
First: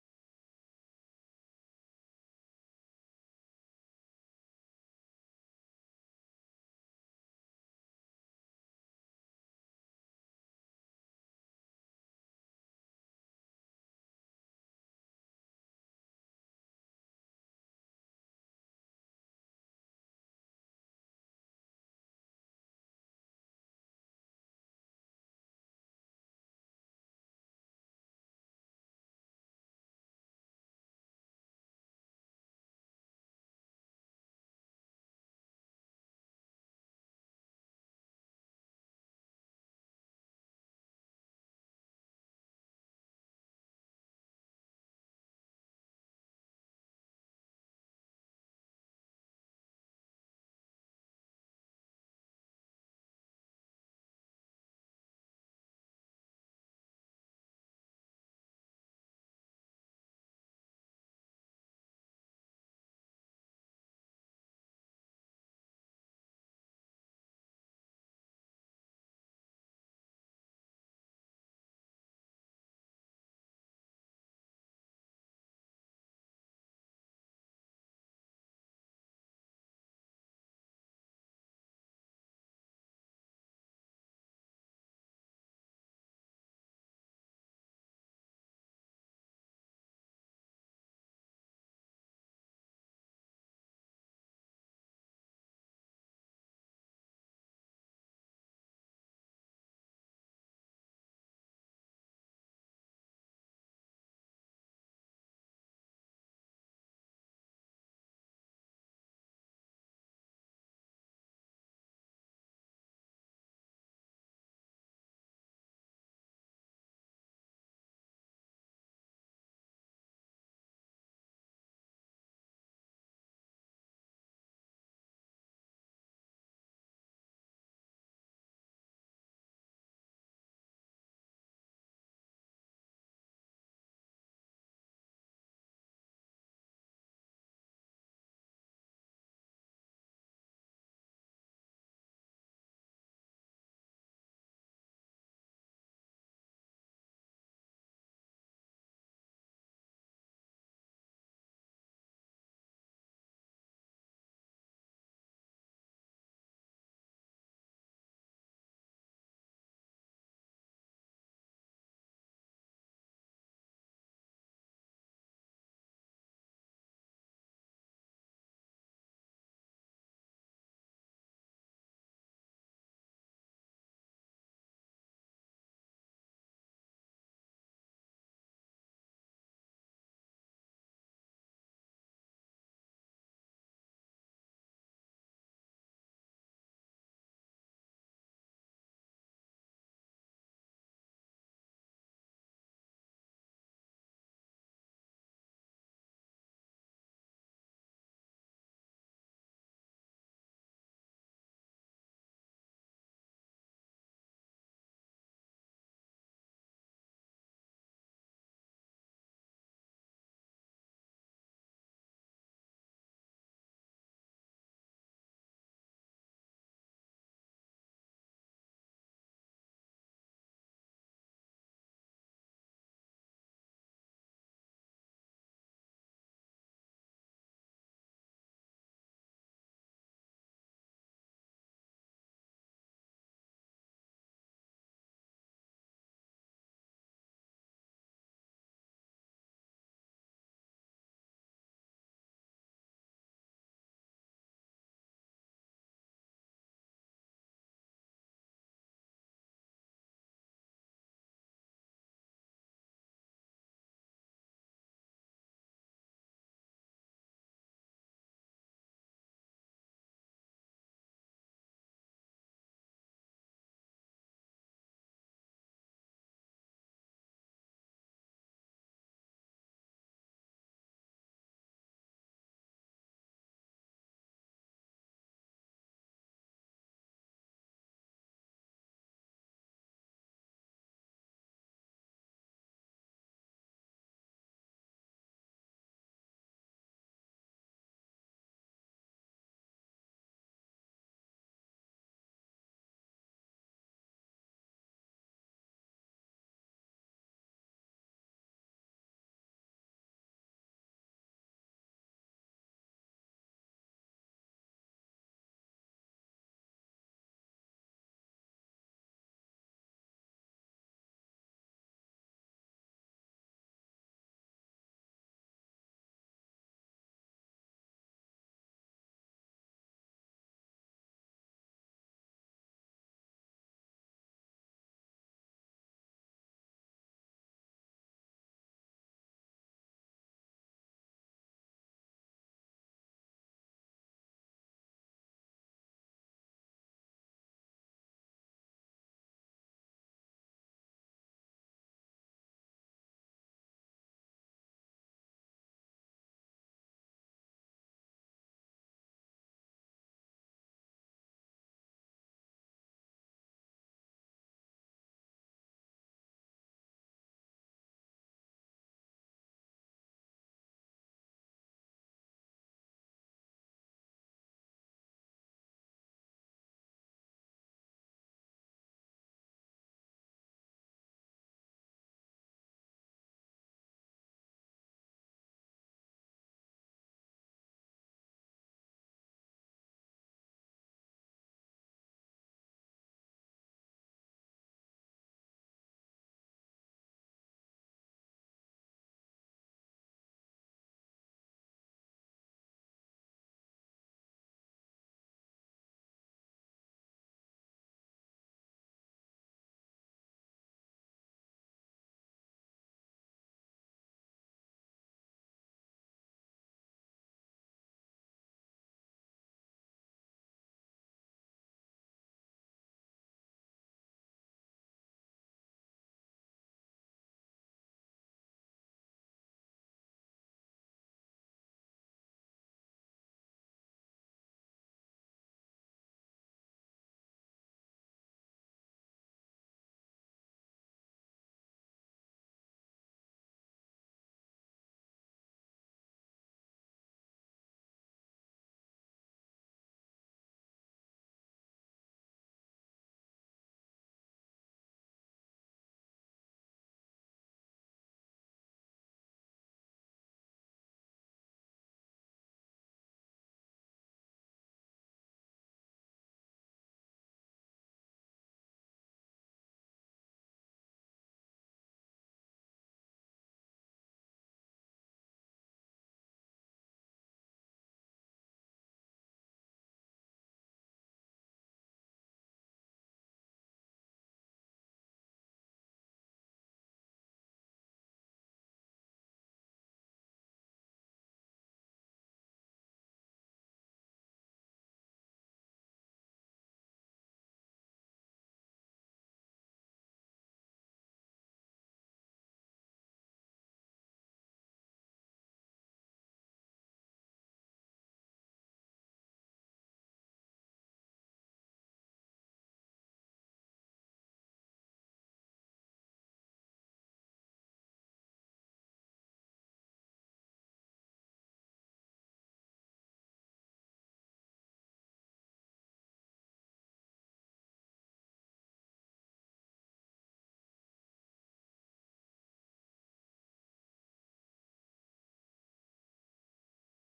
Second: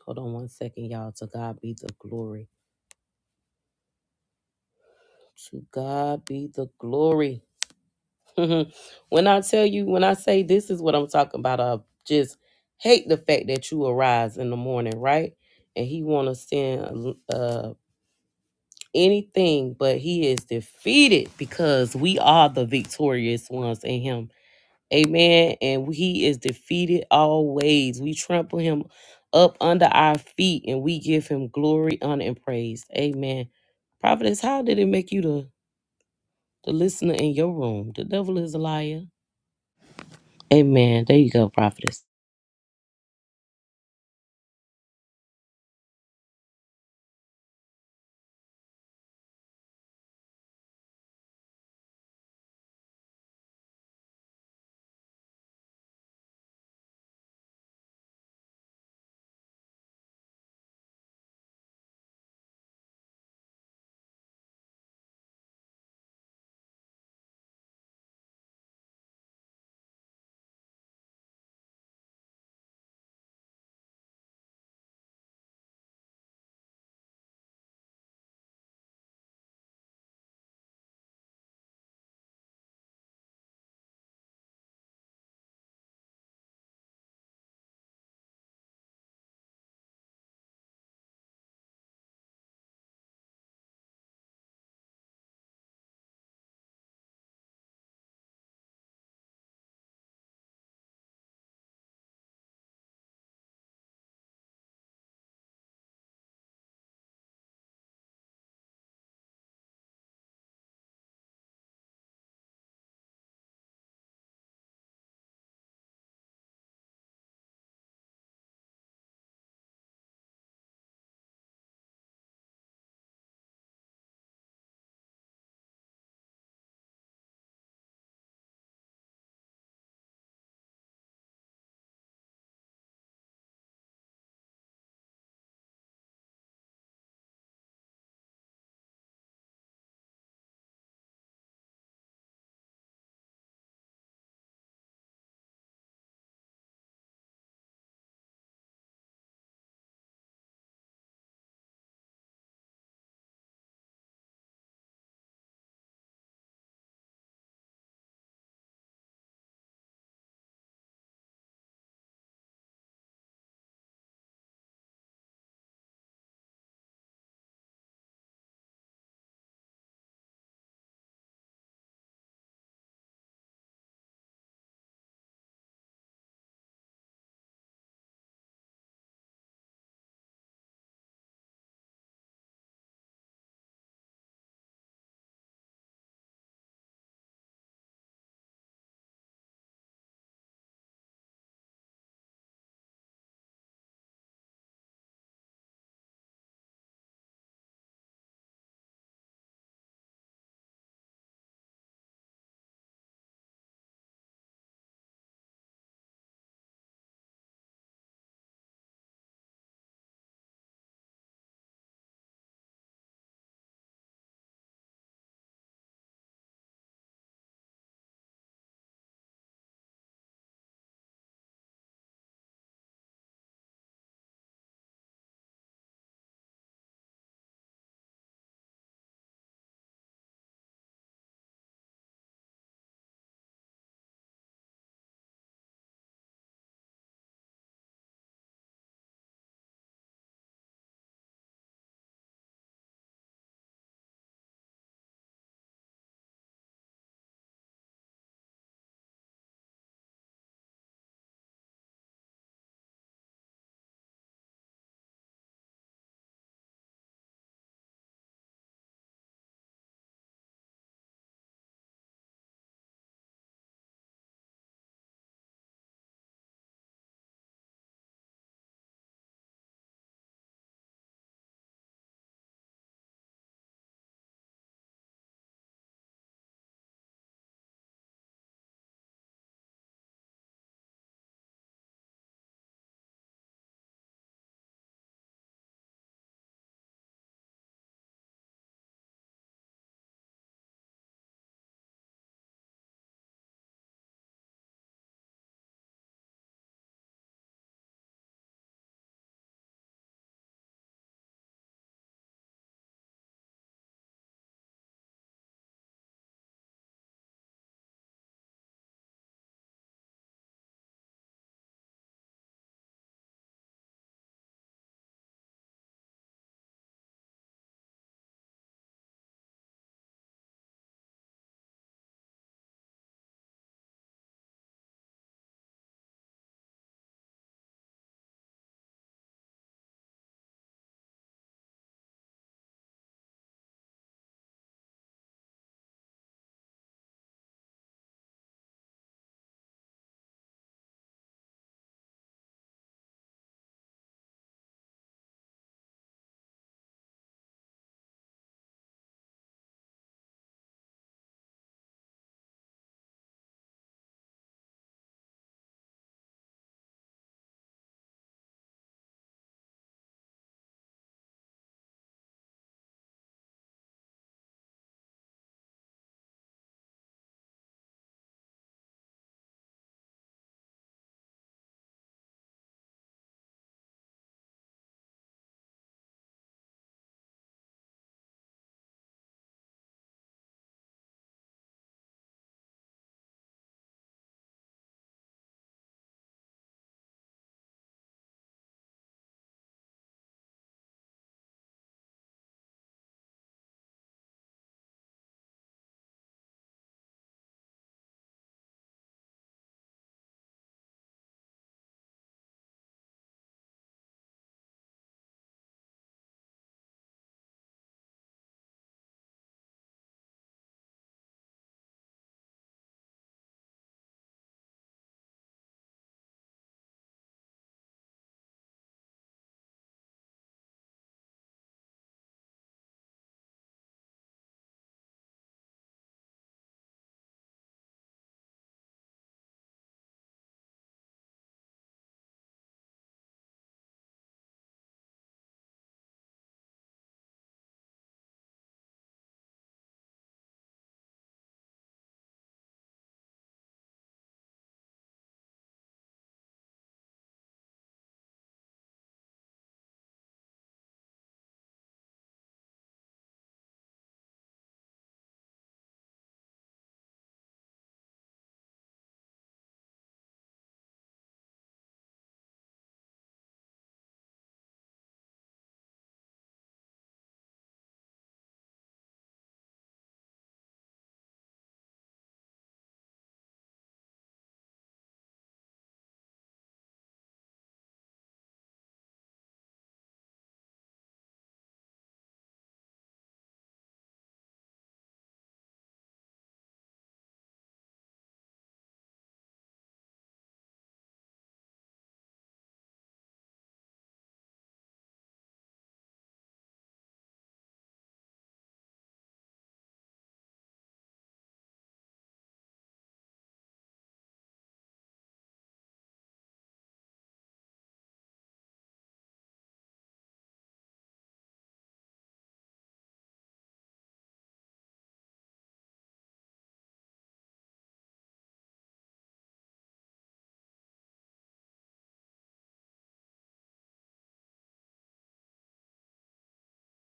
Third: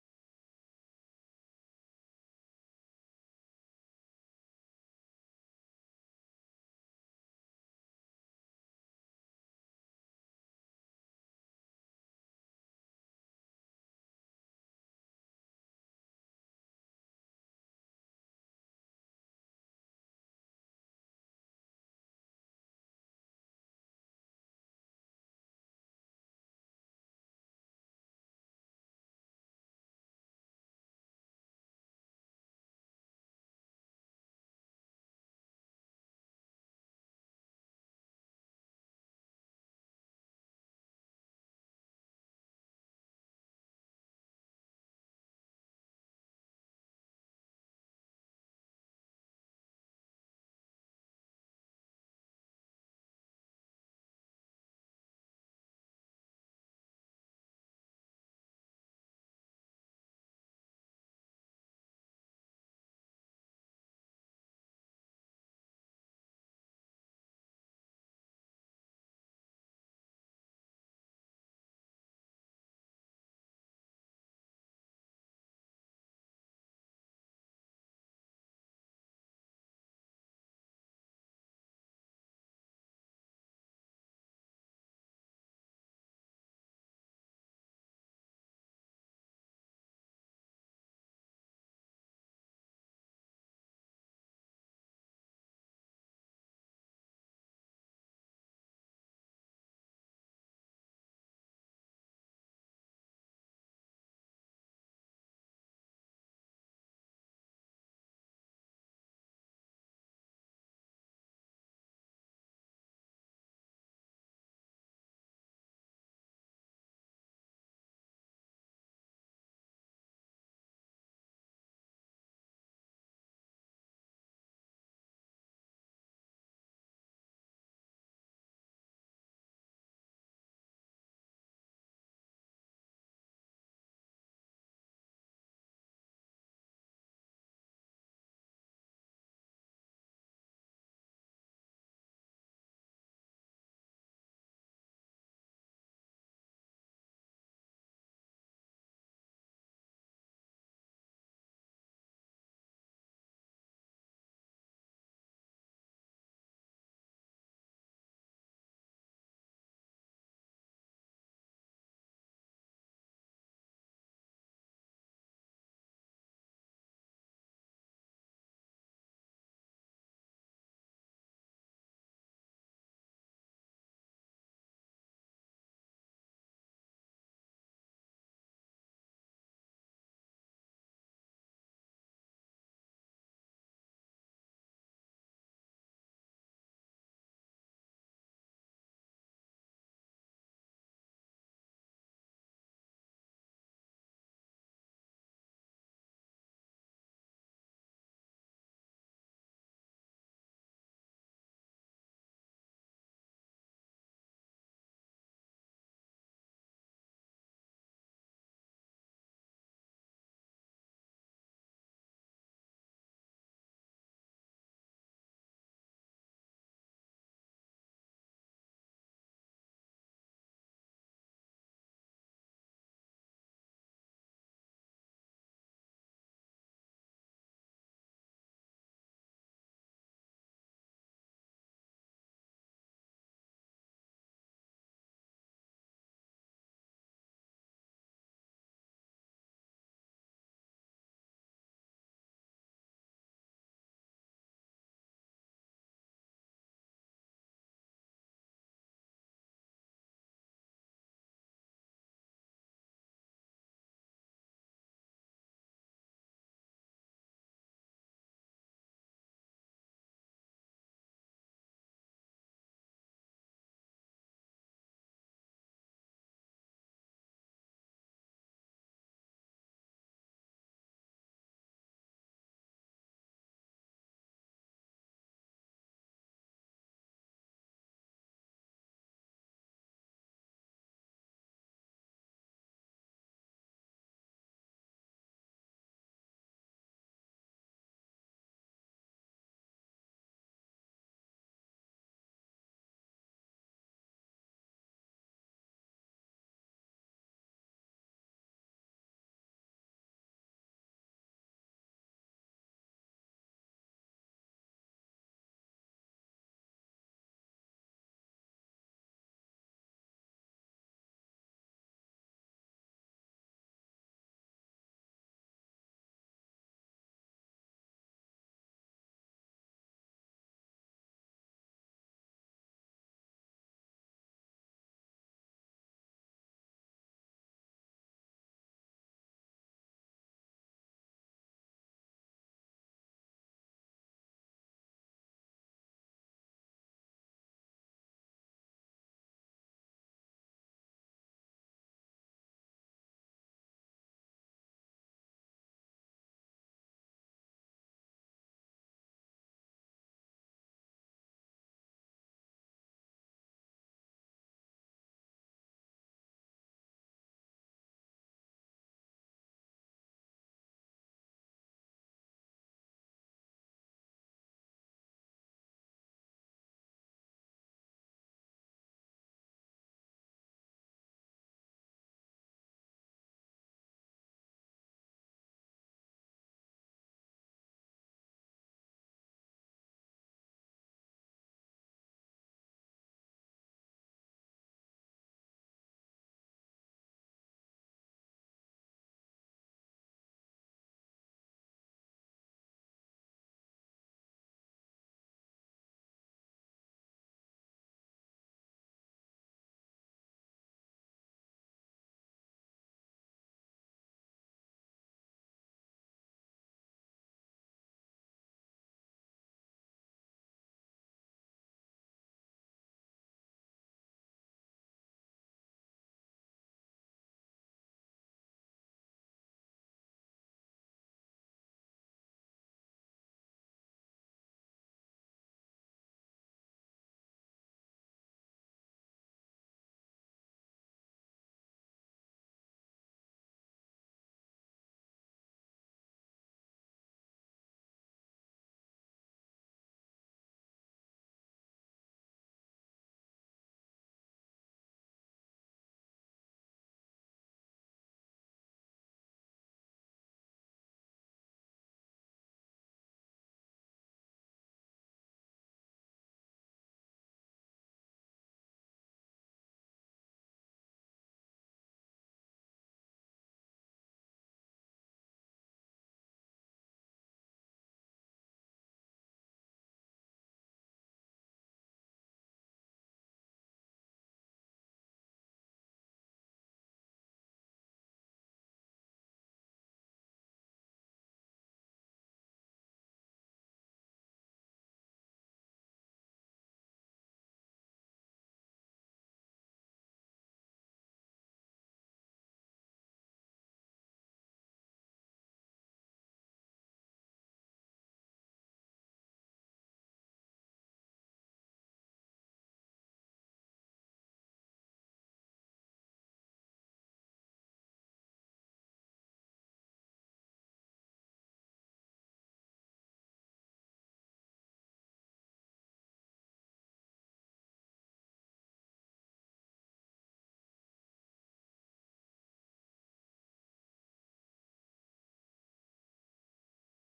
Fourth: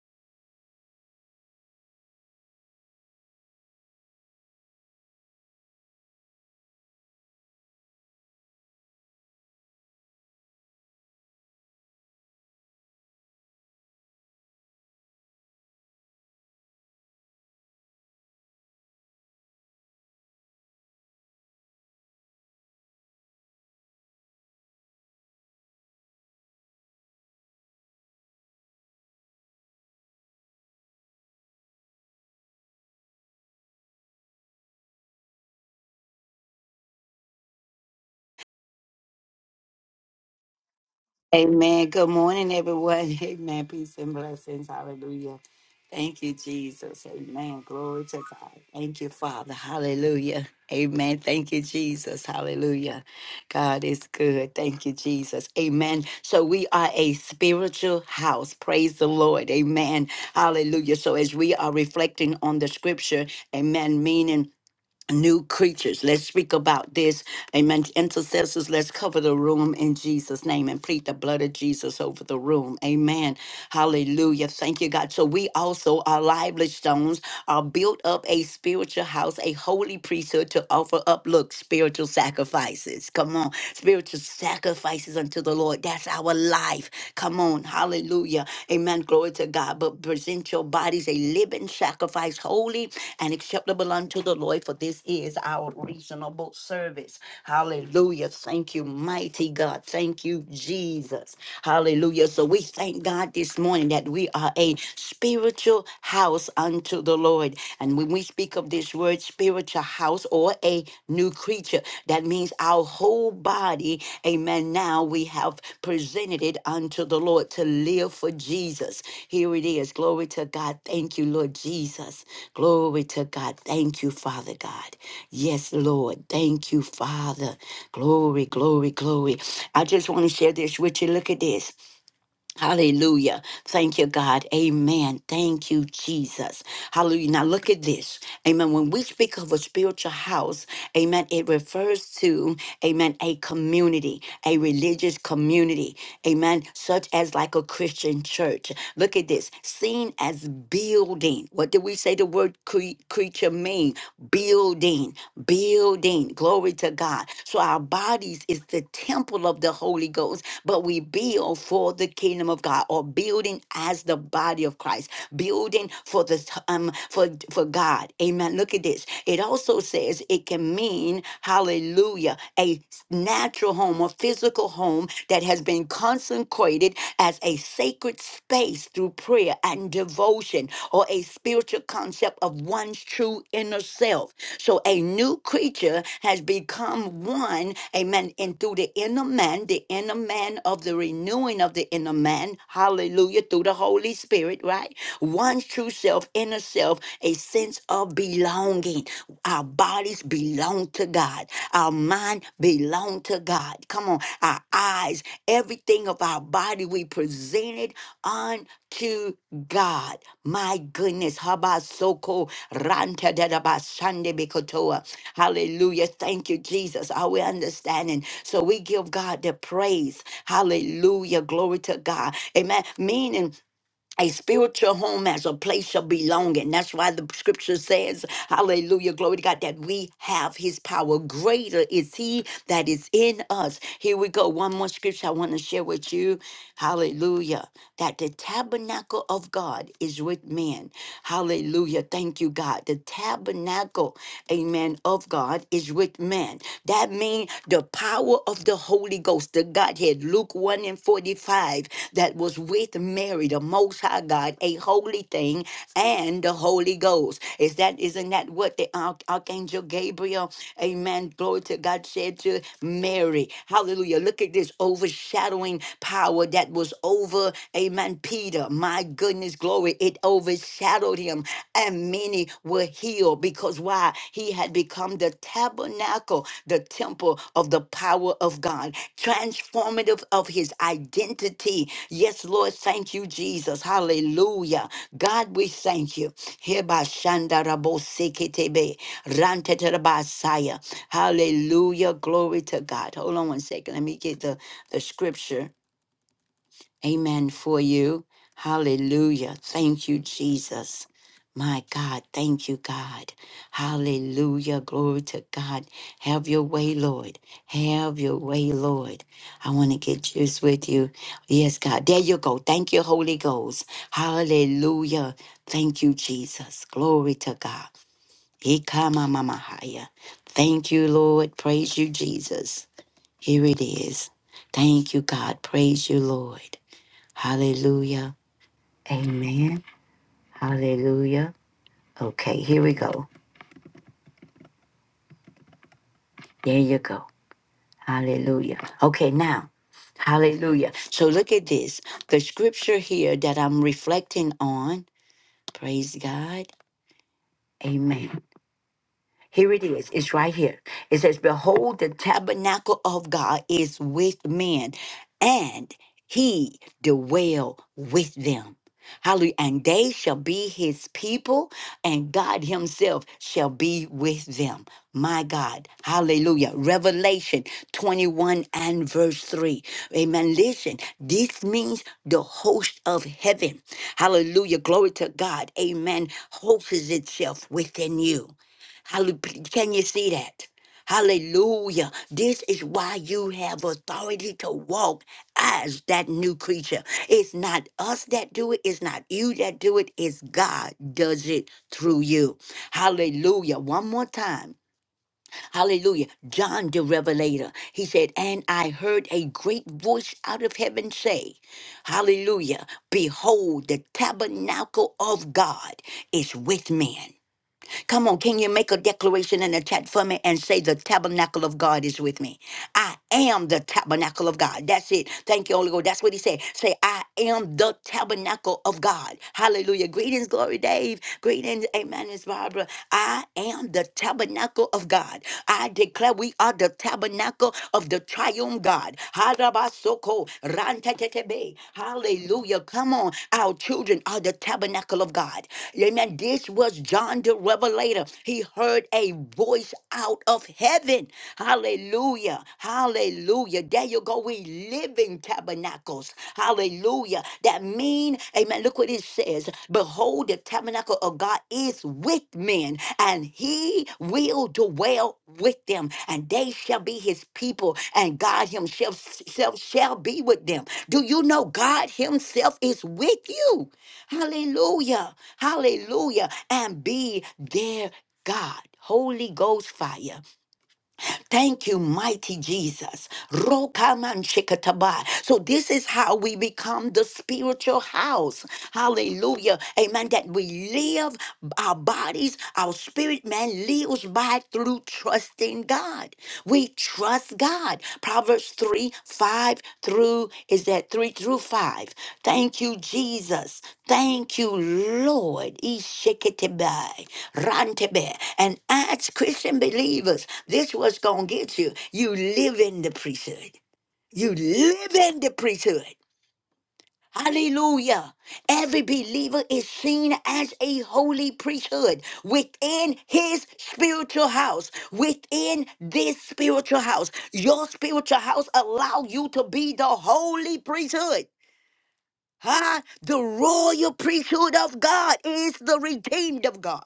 [SPEAKER 2] Hold on one second, y'all. To God be the glory. To God be the glory. when I tell you, when I say this is what I'm talking about, I just hate the fact that you arise in the morning, right? And he want to send uh, anything, but he is defeated because we are the victorious ones in him. Amen. And he is defeated always. We trample him up under our feet and we give him glory, honor, and praise. Amen. Prophetess, how did it make you the, the listener in your room? The devil is a liar. Amen. There you go,
[SPEAKER 1] Amen.
[SPEAKER 2] prophetess.
[SPEAKER 1] Good morning, everyone. Amen. Peace and blessings. Hallelujah. Thank you, Jesus. Amen. Glory to God. Thank you, Father. Hallelujah. Amen. Thank you, Jesus. Hallelujah. God is good. Thank you, Jesus. Amen. So we are a spiritual house. Praise the Lord. Amen. Hallelujah. So as we are reflecting on the scripture, amen, meaning new creatures. Let's speak about this. Amen. Intercessors, let's cover the room in Jesus' name and plead the blood of Jesus over the room. Amen. Hallelujah. Thank you, God. So we also, our lively stones, are built up a spiritual house, a holy priesthood to offer up, look, spiritual sacrifices. Come on. Spiritual sacrifices unto the Lord. That's our life. Come on. Hallelujah. Amen. Amen. Glory to God. But present your bodies a living sacrifice, holy and acceptable unto the Lord, for this is our reasonable service. Hallelujah. Thank you, mighty God. Thank you, Jesus. Hallelujah. So we thank God this morning that we are a spiritual house unto the Lord. And when we speak of this word, spiritual house or a new creature. That means our whole body, amen. Now we have presented it unto the Lord to live for Jesus. Here it is. Glory to God. Thank you, Lord Jesus. Glory to God. Thank you, Father God. Yes, Lord. Thank you, Father. Glory, glory, glory. I just want to share this with you. Look at this. Hallelujah. Thank you, God. Amen. Thank you, Jesus. Hallelujah. Now look at this. Amen. When we speak of a spiritual house, amen, it refers to, amen, a community, a religious community, amen, such as like a Christian church. Look at this. Seen as building. What did we say the word cre- creature mean? Building, building. Glory to God. So our bodies is the temple of the Holy Ghost but we build for the kingdom of God or building as the body of Christ, building for the um for for God. Amen. Look at this. It also says it can mean hallelujah, a natural home or physical home that has been consecrated as a sacred space through prayer and devotion or a spiritual concept of one's true inner self. So a new creature has become become one, amen. And through the inner man, the inner man of the renewing of the inner man, hallelujah, through the Holy Spirit, right? One true self, inner self, a sense of belonging. Our bodies belong to God, our mind belong to God. Come on, our eyes, everything of our body, we present it unto God. My goodness. Habasoko rantadadabashandebikotoa. Hallelujah. Thank you, Jesus. Are we understanding? So we give God the praise. Hallelujah. Glory to God. Amen. Meaning a spiritual home as a place of belonging. That's why the scripture says, Hallelujah, glory to God, that we have his power. Greater is he that is in us. Here we go. One more scripture I want to share with you. Hallelujah. That the tabernacle of God is with men. Hallelujah. Thank you, God. The tabernacle, amen, of God is with men. That means the power of the Holy Ghost, the Godhead, Luke 1 and 45, that was with Mary, the Most High God, a holy thing, and the Holy Ghost. Is that isn't that what the Arch- Archangel Gabriel, Amen, glory to God, said to Mary? Hallelujah! Look at this overshadowing power that was over, Amen. Peter, my goodness, glory, it overshadowed him and many were healed because why? He had become the tabernacle, the temple of the power of God, transformative of his identity. Yes, Lord, thank you, Jesus. Hallelujah. God, we thank you. Hereby shandarabo seketebe, ranteterabasaya. Hallelujah. Glory to God. Hold on one second. Let me get the, the scripture. Amen for you. Hallelujah. Thank you, Jesus. My God, thank you, God. Hallelujah. Glory to God. Have your way, Lord. Have your way, Lord. I want to get juice with you. Yes, God. There you go. Thank you, Holy Ghost. Hallelujah. Thank you, Jesus. Glory to God. Ikamamamahaya. Thank you, Lord. Praise you, Jesus. Here it is. Thank you, God. Praise you, Lord. Hallelujah. Amen. Hallelujah. Okay, here we go. There you go. Hallelujah. Okay, now, hallelujah. So look at this. The scripture here that I'm reflecting on, praise God. Amen. Here it is. It's right here. It says, Behold, the tabernacle of God is with men, and he dwell with them. Hallelujah. And they shall be his people, and God himself shall be with them. My God. Hallelujah. Revelation 21 and verse 3. Amen. Listen, this means the host of heaven. Hallelujah. Glory to God. Amen. Hosts itself within you. Hallelujah. Can you see that? Hallelujah. This is why you have authority to walk as that new creature. It's not us that do it. It's not you that do it. It's God does it through you. Hallelujah. One more time. Hallelujah. John the Revelator. He said, And I heard a great voice out of heaven say, Hallelujah. Behold, the tabernacle of God is with men. Come on, can you make a declaration in the chat for me and say, The tabernacle of God is with me? I am the tabernacle of God. That's it. Thank you, Holy Ghost. That's what he said. Say, I am the tabernacle of God. Hallelujah. Greetings, Glory Dave. Greetings, Amen, Miss Barbara. I am the tabernacle of God. I declare we are the tabernacle of the triumph God. Harabasoko, rantetetebe. Hallelujah. Come on. Our children are the tabernacle of God. Amen. This will was John the Revelator. He heard a voice out of heaven. Hallelujah. Hallelujah. There you go. We live in tabernacles. Hallelujah. That mean, amen. Look what it says. Behold, the tabernacle of God is with men, and he will dwell with them, and they shall be his people, and God himself self shall be with them. Do you know God himself is with you? Hallelujah. Hallelujah. And be their God. Holy Ghost fire. Thank you, mighty Jesus. Rokamanchikataba. So, this is how we become the spiritual house. Hallelujah. Amen. That we live our bodies, our spirit man lives by through trusting God. We trust God. Proverbs 3 5 through is that 3 through 5 thank you jesus thank you lord Ishikitibai, rantebe. and as christian believers this was gonna get you you live in the priesthood you live in the priesthood Hallelujah. Every believer is seen as a holy priesthood within his spiritual house, within this spiritual house. Your spiritual house allow you to be the holy priesthood. Huh? The royal priesthood of God is the redeemed of God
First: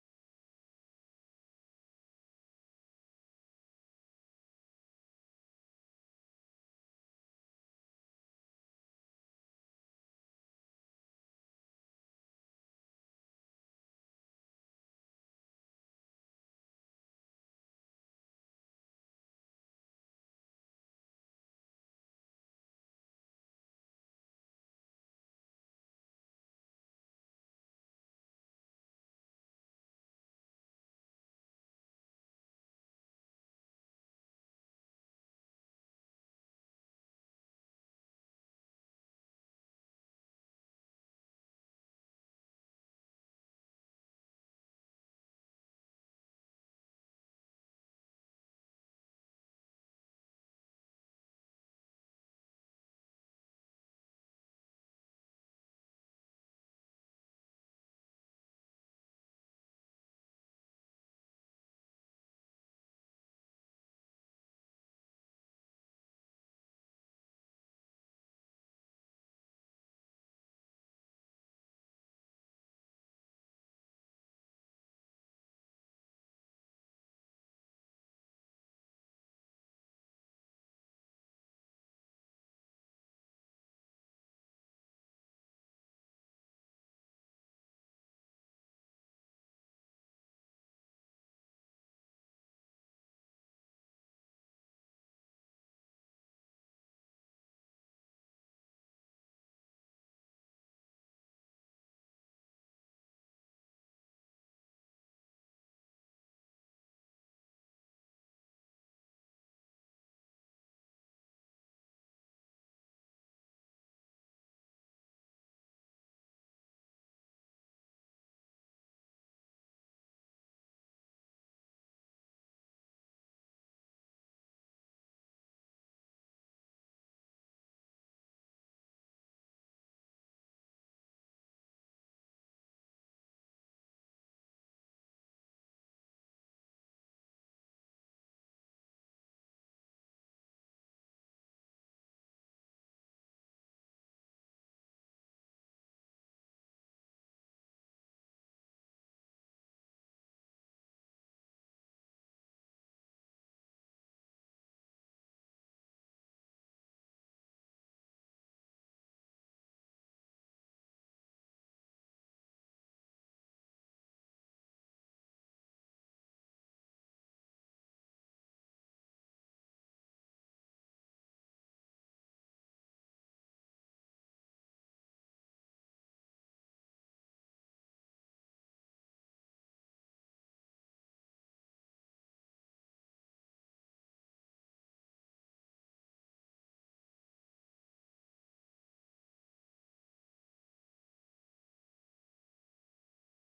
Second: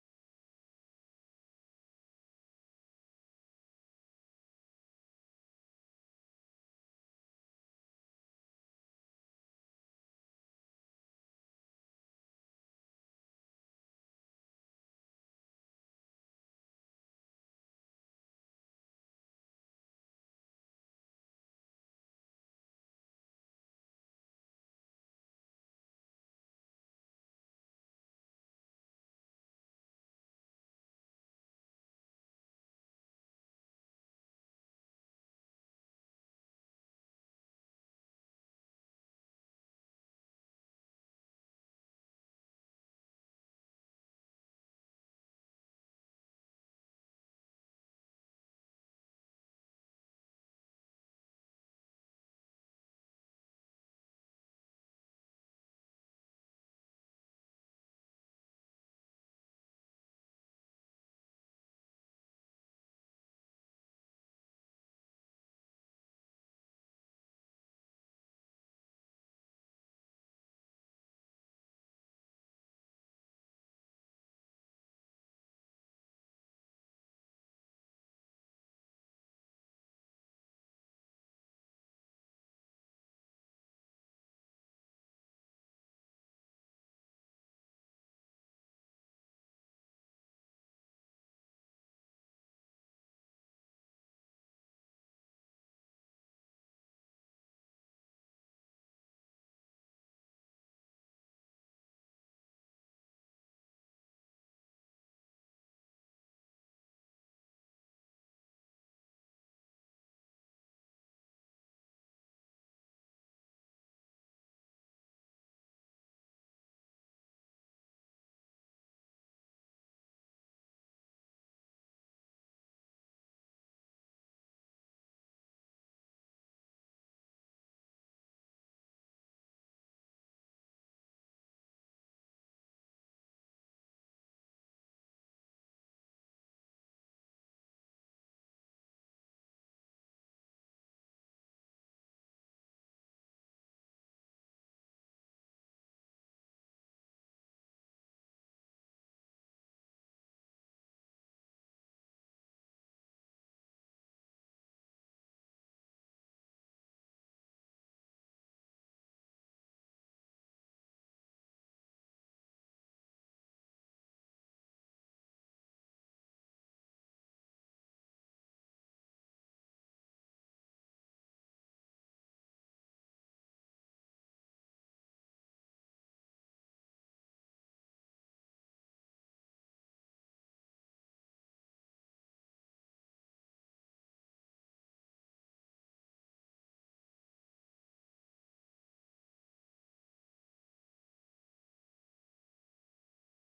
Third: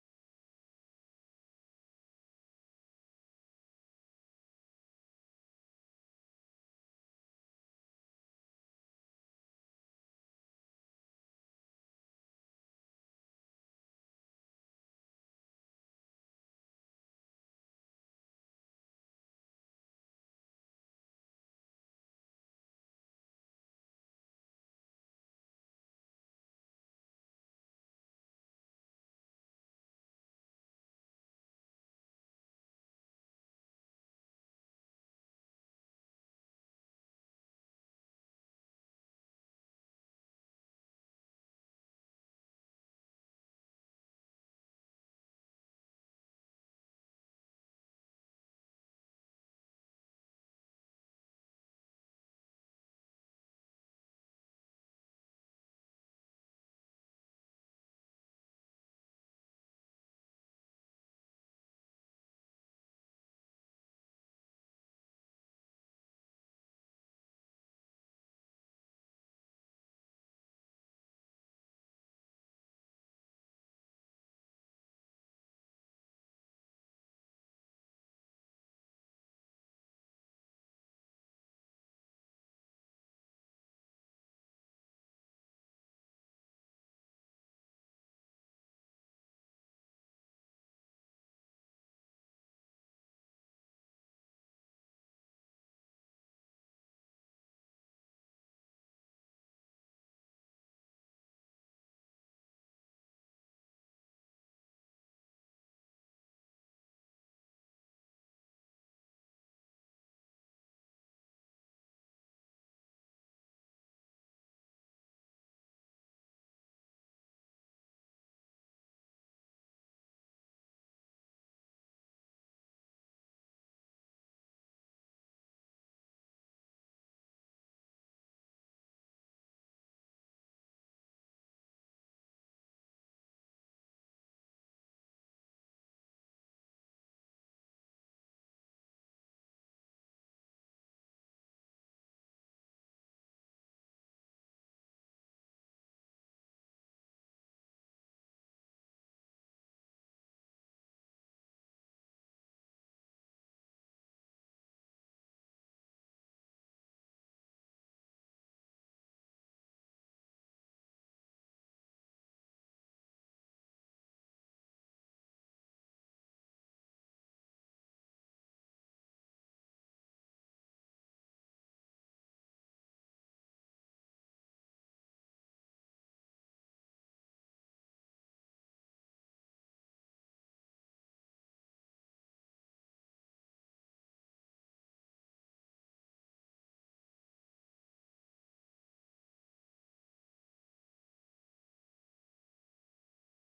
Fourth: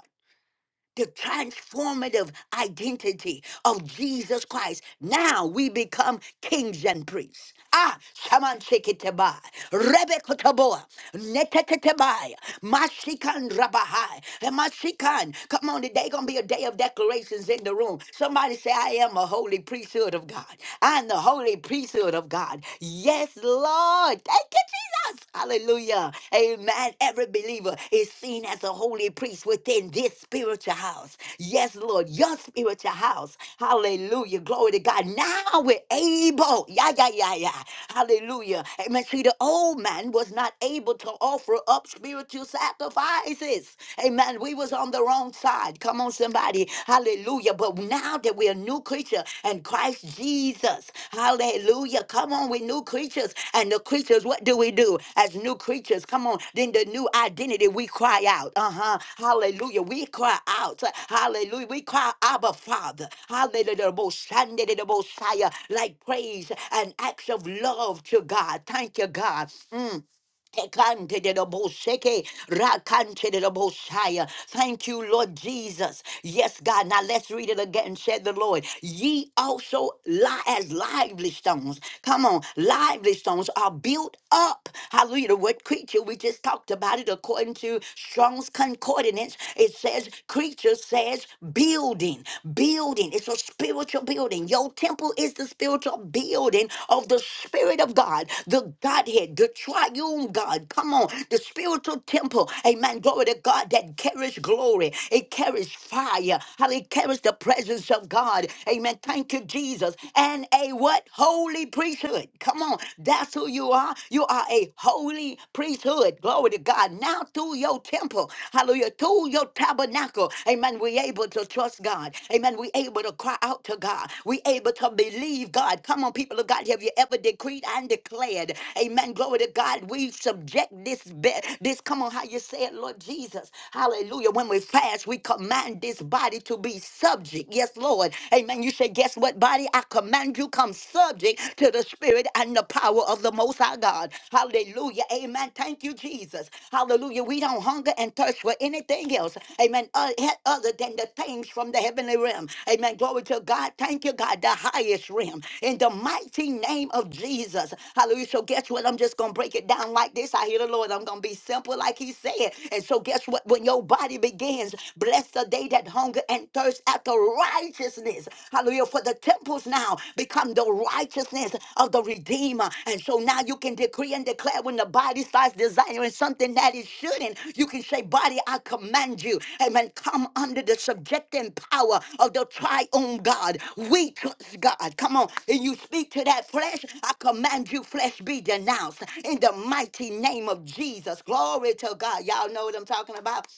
[SPEAKER 1] the transformative identity of Jesus Christ. Now we become kings and priests. Ah, shaman shekitabai, rebekutaboa, netetetabai, mashikan rabahai, and mashikan. Come on, today gonna be a day of declarations in the room. Somebody say, I am a holy priesthood of God. I am the holy priesthood of God. Yes, Lord. Lord. Thank you, Jesus. Hallelujah. Amen. Every believer is seen as a holy priest within this spiritual house. Yes, Lord, your spiritual house. Hallelujah. Glory to God. Now we're able. Yeah, yeah, yeah, yeah. Hallelujah. Amen. See, the old man was not able to offer up spiritual sacrifices. Amen. We was on the wrong side. Come on, somebody. Hallelujah. But now that we're a new creature and Christ Jesus, hallelujah. Come on, we're new creatures. And the creatures, what do we do as new creatures? Come on. Then the new identity, we cry out. Uh huh. Hallelujah. We cry out. Hallelujah. We cry, Abba, Father. Hallelujah. The Most Sunday, the Most High, Like praise and acts of love to God. Thank you, God. Mm. Tekante de dobo sheke, rakante de dobo shaya. Thank you, Lord Jesus. Yes, God. Now let's read it again. Said the Lord, ye also lie as lively stones. Come on, lively stones are built up. Hallelujah. The word creature, we just talked about it according to Strong's Concordance. It says, creature says building, building. It's a spiritual building. Your temple temple is the spiritual building of the Spirit of God, the Godhead, the triune God. Come on, the spiritual temple. Amen. Glory to God that carries glory. It carries fire. How it carries the presence of God. Amen. Thank you, Jesus. And a what? Holy priesthood. Come on. That's who you are. You are a holy priesthood. Glory to God. Now through your temple. Hallelujah. Through your tabernacle tabernacle, amen, we able to trust God. Amen. We able to cry out to God. We able to believe God. Come on, people of God. Have you ever decreed and declared? Amen. Glory to God. We subject this bed. This, come on, how you say it, Lord Jesus. Hallelujah. When we fast, we command this body to be subject. Yes, Lord. Amen. You say, guess what, body? I command you come subject to the spirit and the power of the most high God. Hallelujah. Amen. Thank you, Jesus. Hallelujah. We don't hunger and thirst for anything else. Amen. O- he- Other than the things from the heavenly realm. Amen. Glory to God. Thank you, God. The highest realm. In the mighty name of Jesus. Hallelujah. So guess what? I'm just going to break it down like this. I hear the Lord. I'm going to be simple like he said. And so guess what? When your body begins, bless the day that hunger and thirst after righteousness. Hallelujah. For for the temples now become the righteousness of the Redeemer. And so now you can decree and declare when the body starts desiring something that it shouldn't, you can say, Body, I command you, amen, come under the subjecting power of the triune God. We trust God. Come on. And you speak to that flesh, I command you, flesh, be denounced in the mighty name of Jesus. Glory to God. Y'all know what I'm talking about?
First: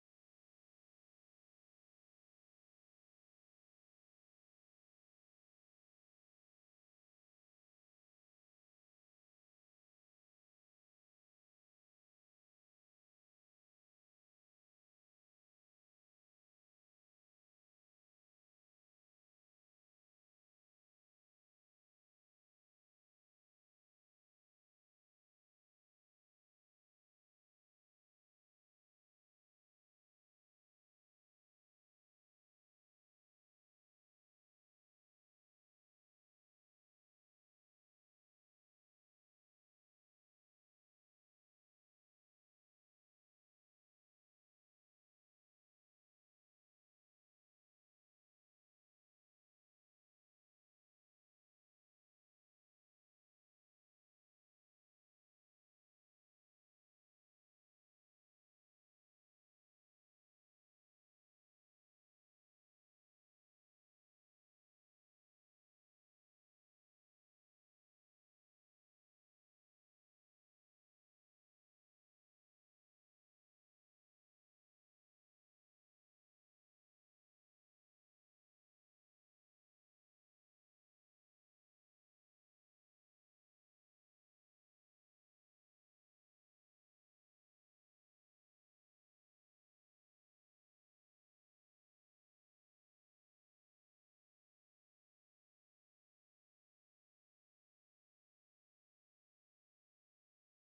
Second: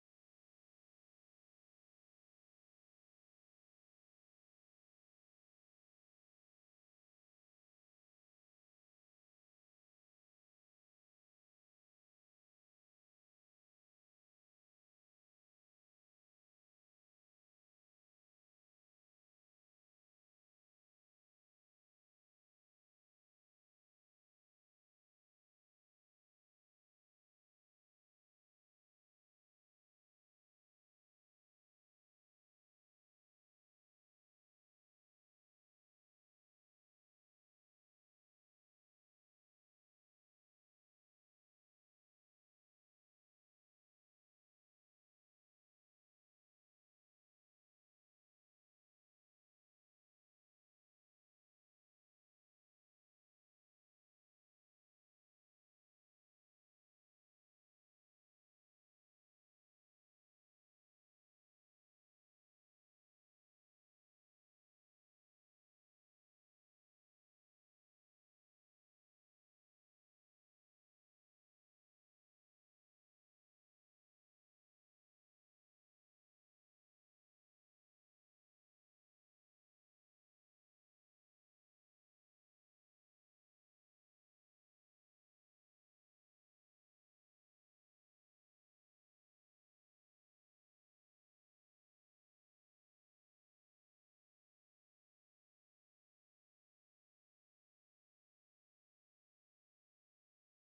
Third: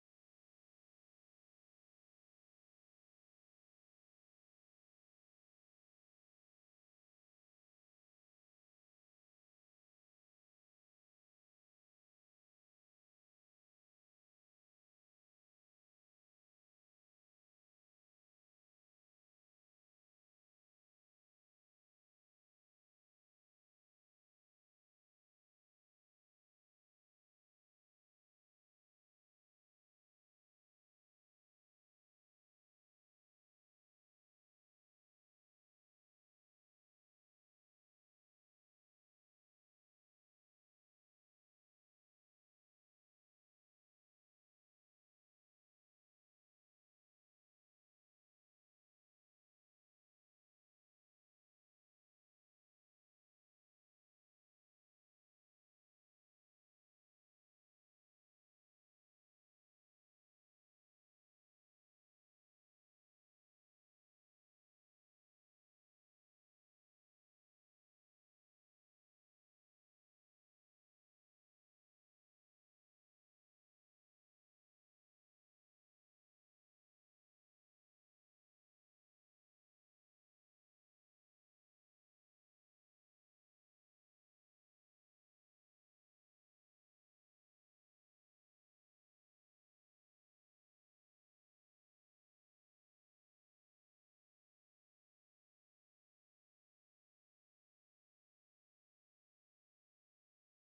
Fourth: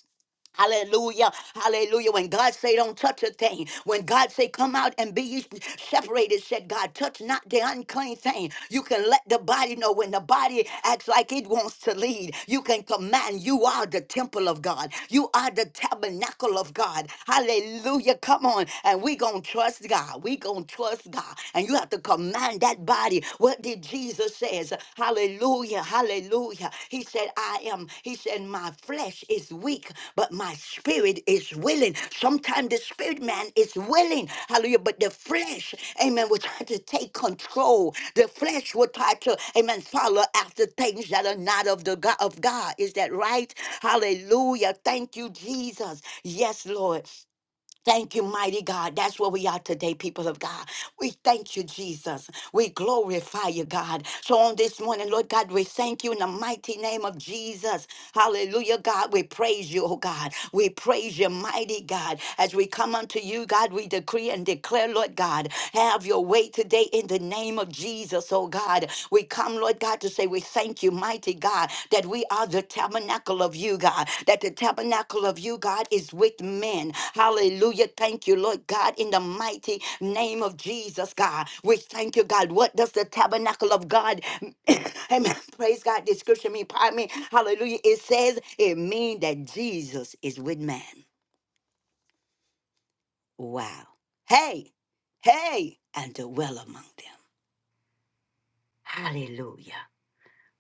[SPEAKER 1] Hallelujah. Hallelujah. When God say don't touch a thing, when God say come out and be ye separated, said God, touch not the unclean thing. You can let the body know when the body acts like it wants to lead. You can command. You are the temple of God. You are the tabernacle of God. Hallelujah. Come on. And we gonna trust God. We gonna trust God. And you have to command that body. What did did Jesus says, hallelujah, hallelujah. He said, I am, he said, my flesh is weak, but my spirit is willing. Sometimes the spirit man is willing, hallelujah, but the flesh, amen, will try to take control. The flesh will try to, amen, follow after things that are not of the God of God. Is that right? Hallelujah. Thank you, Jesus. Yes, Lord. Thank you, mighty God. That's where we are today, people of God. We thank you, Jesus. We glorify you, God. So on this morning, Lord God, we thank you in the mighty name of Jesus. Hallelujah, God. We praise you, oh God. We praise you, mighty God. As we come unto you, God, we decree and declare, Lord God, have your way today in the name of Jesus, oh God. We come come, Lord God, to say we thank you, mighty God, that we are the tabernacle of you, God, that the tabernacle of you, God, is with men. Hallelujah. Thank you, Lord God, in the mighty name of Jesus, God. We thank you, God. What does the tabernacle of God, amen, praise God, description mean, pardon me, hallelujah. It says it means that Jesus is with man. Wow. Hey, hey, and dwell among them. Hallelujah.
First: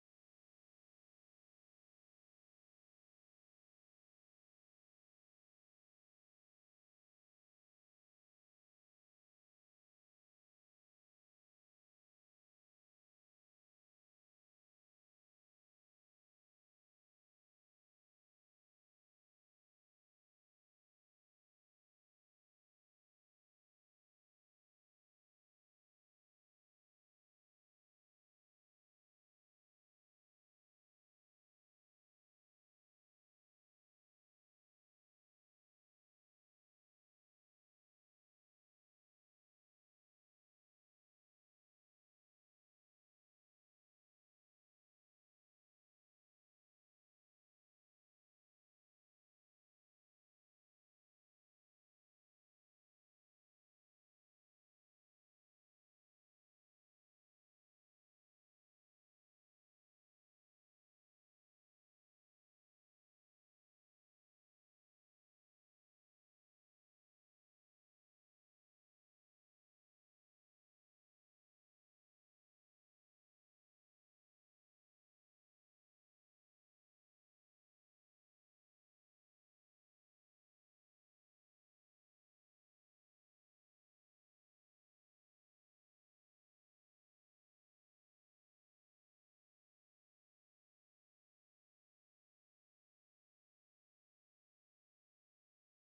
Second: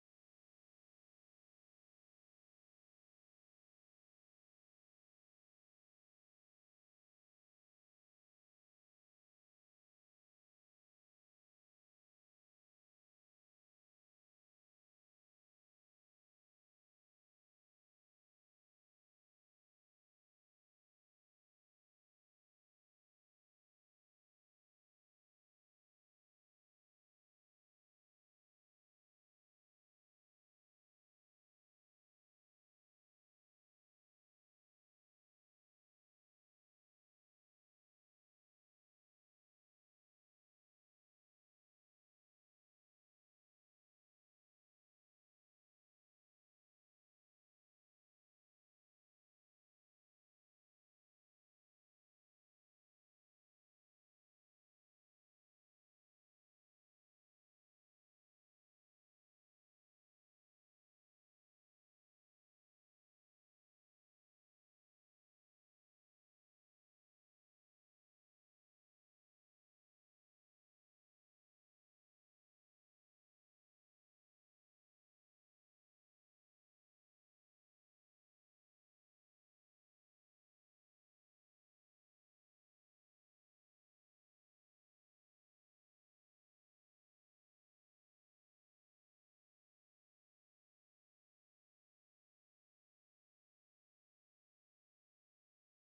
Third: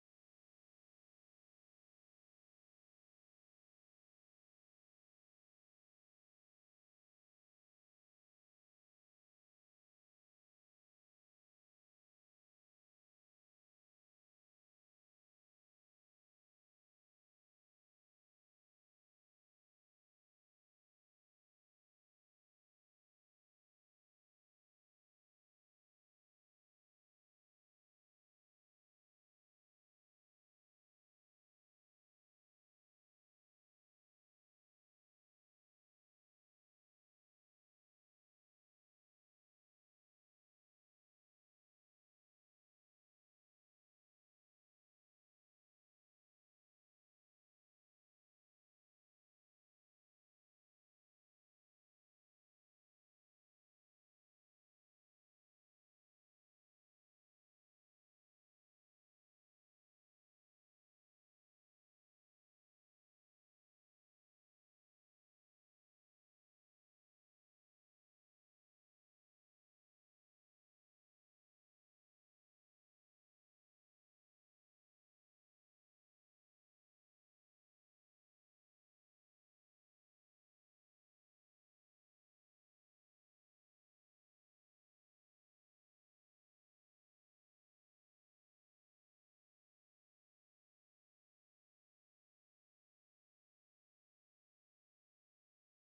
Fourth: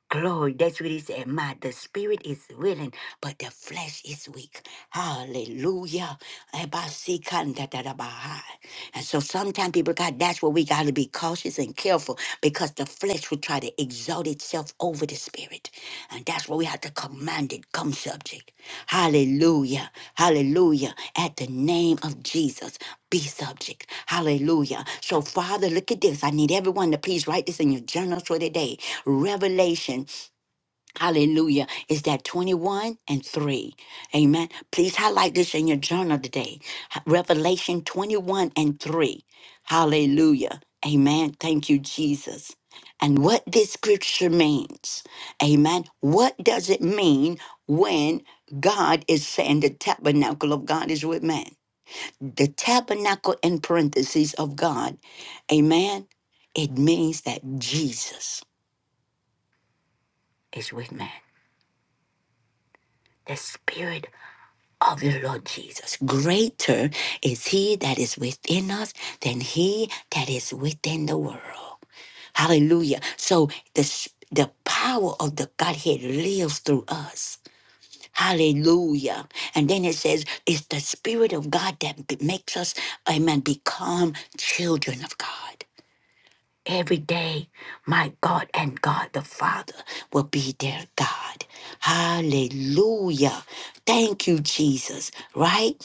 [SPEAKER 1] Glory, that's what he said. My the spirit is willing, but the flesh is weak. Hallelujah. Ebasikandadadabaha. And so sometimes people, of God, that's where we got to be cautious and careful because the flesh will try to exalt itself over the spirit. And that's where we have to command it, come subject. Hallelujah. Hallelujah. At the name of Jesus, be subject. Hallelujah. So, Father, look at this. I need everyone to please write this in your journal for today. Revelation Hallelujah. Is that 21 and 3? Amen. Please highlight this in your journal today. H- Revelation 21 and 3. Hallelujah. Amen. Thank you, Jesus. And what this scripture means. Amen. What does it mean when God is saying the tabernacle of God is with man? The tabernacle in parentheses of God. Amen. It means that Jesus is with man. The Spirit of the Lord Jesus. Greater is he that is within us than he that is within the world. Hallelujah. So the, s- the power of the Godhead lives through us. Hallelujah. And then it says, it's the Spirit of God that b- makes us, amen, become children of God. Every day, my God and God the Father will be their God. Hallelujah. Thank you, Jesus, right?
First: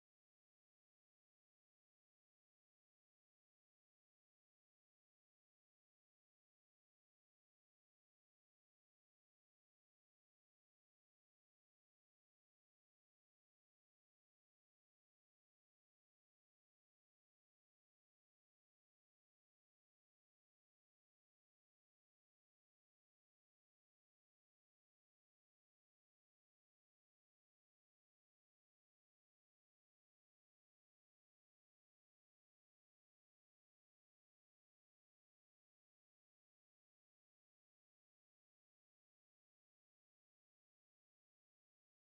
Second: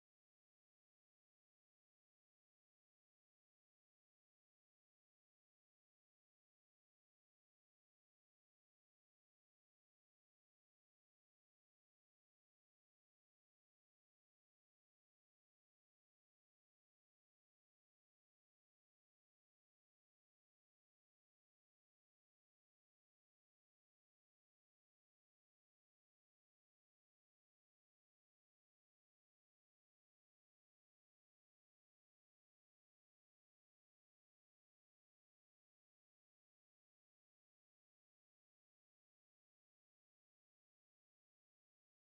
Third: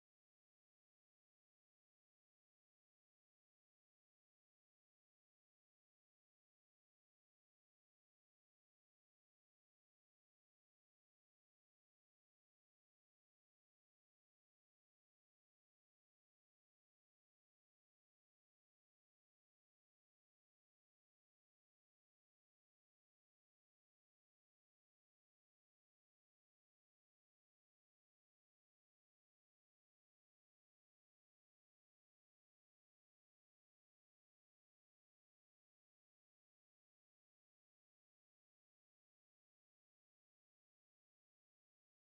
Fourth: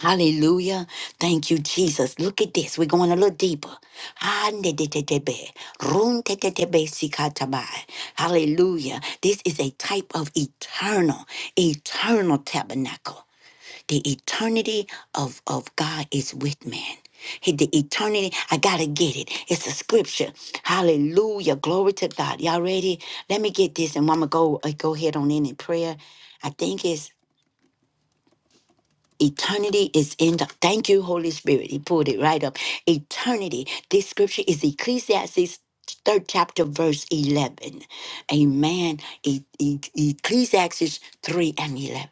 [SPEAKER 1] Hallelujah. Thank you, Jesus. Look at this. We're going a little deeper. Handedetebe, runtetetebe sikatabai. Hallelujah. This is a type of eternal, eternal tabernacle. The eternity of, of God is with man. Hey, The eternity, I gotta get it. It's a scripture. Hallelujah. Glory to God. Y'all ready? Let me get this and I'm gonna go, uh, go ahead on in in prayer. I think it's Eternity is in the. Thank you, Holy Spirit. He pulled it right up. Eternity. This scripture is Ecclesiastes. Third chapter, verse 11. Amen. E- E- Ecclesiastes 3 and 11.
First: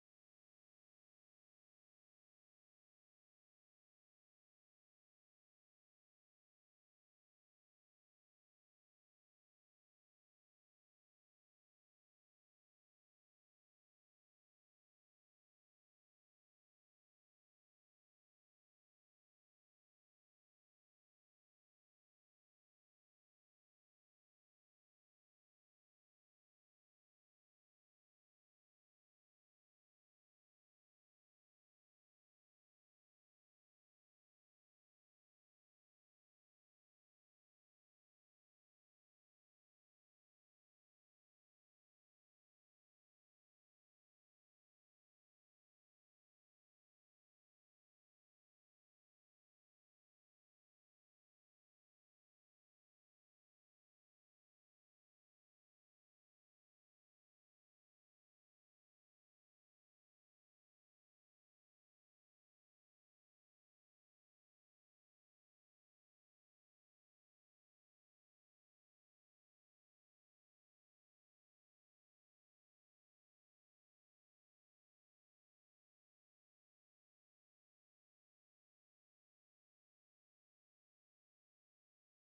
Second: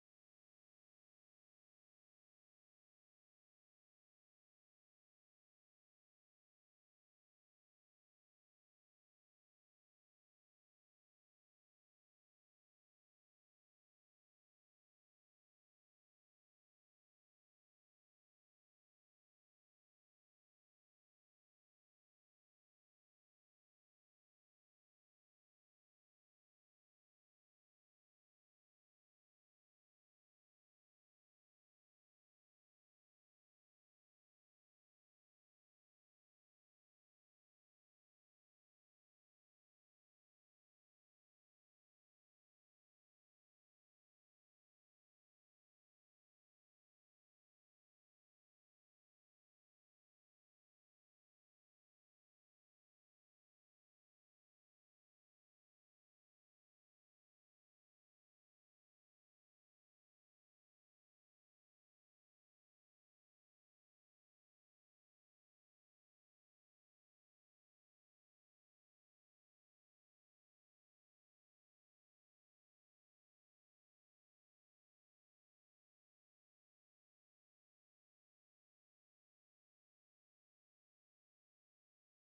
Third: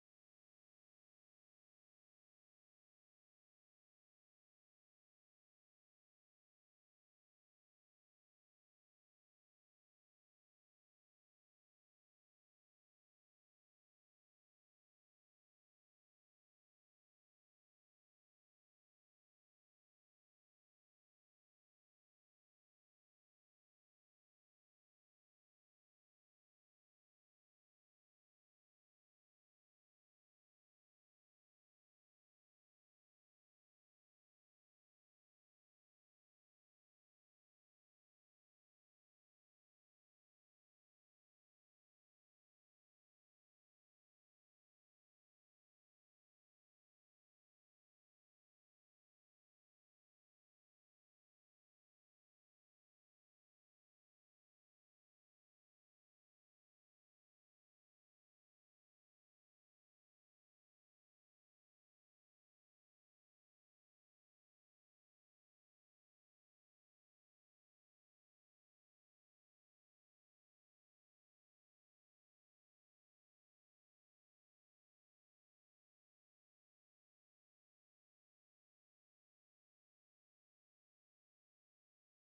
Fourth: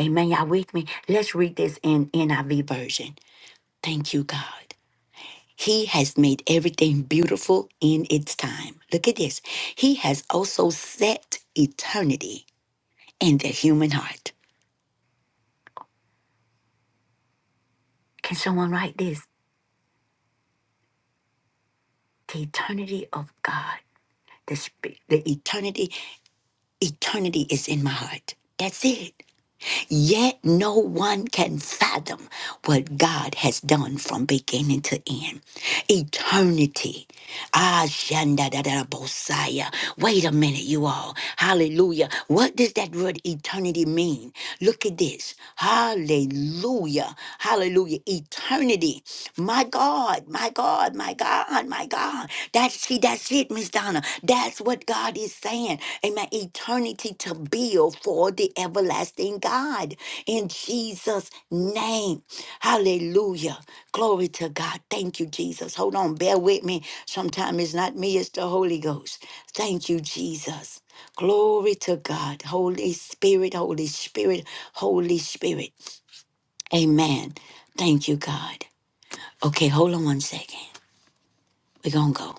[SPEAKER 1] Amen. Y'all with me? Let's read this in NIV version. Thank you, God. He has made everything beautiful in its time. Look at this. He has also set eternity in the human heart. Can someone write this? The eternity of God. the spirit, the eternity, eternity is in my heart. That's it. Yet no one can fathom what God has done from beginning to end. Eternity. Ah, shanda da da da bosaya. Wait a minute, you all. Hallelujah. What does that word eternity mean? Look at this. Hallelujah. Hallelujah. Eternity. My God, my God, my God, my God. That's. See, that's it, Miss Donna. That's what God is saying. Amen. Eternity to build for the everlasting God in Jesus' name. Hallelujah. Glory to God. Thank you, Jesus. Hold on. Bear with me. Sometimes it's not me, it's the Holy Ghost. Thank you, Jesus. Glory to God. Holy Spirit, Holy Spirit, Holy Spirit. Amen. Thank you, God. Okay, hold on one second. We're going to go.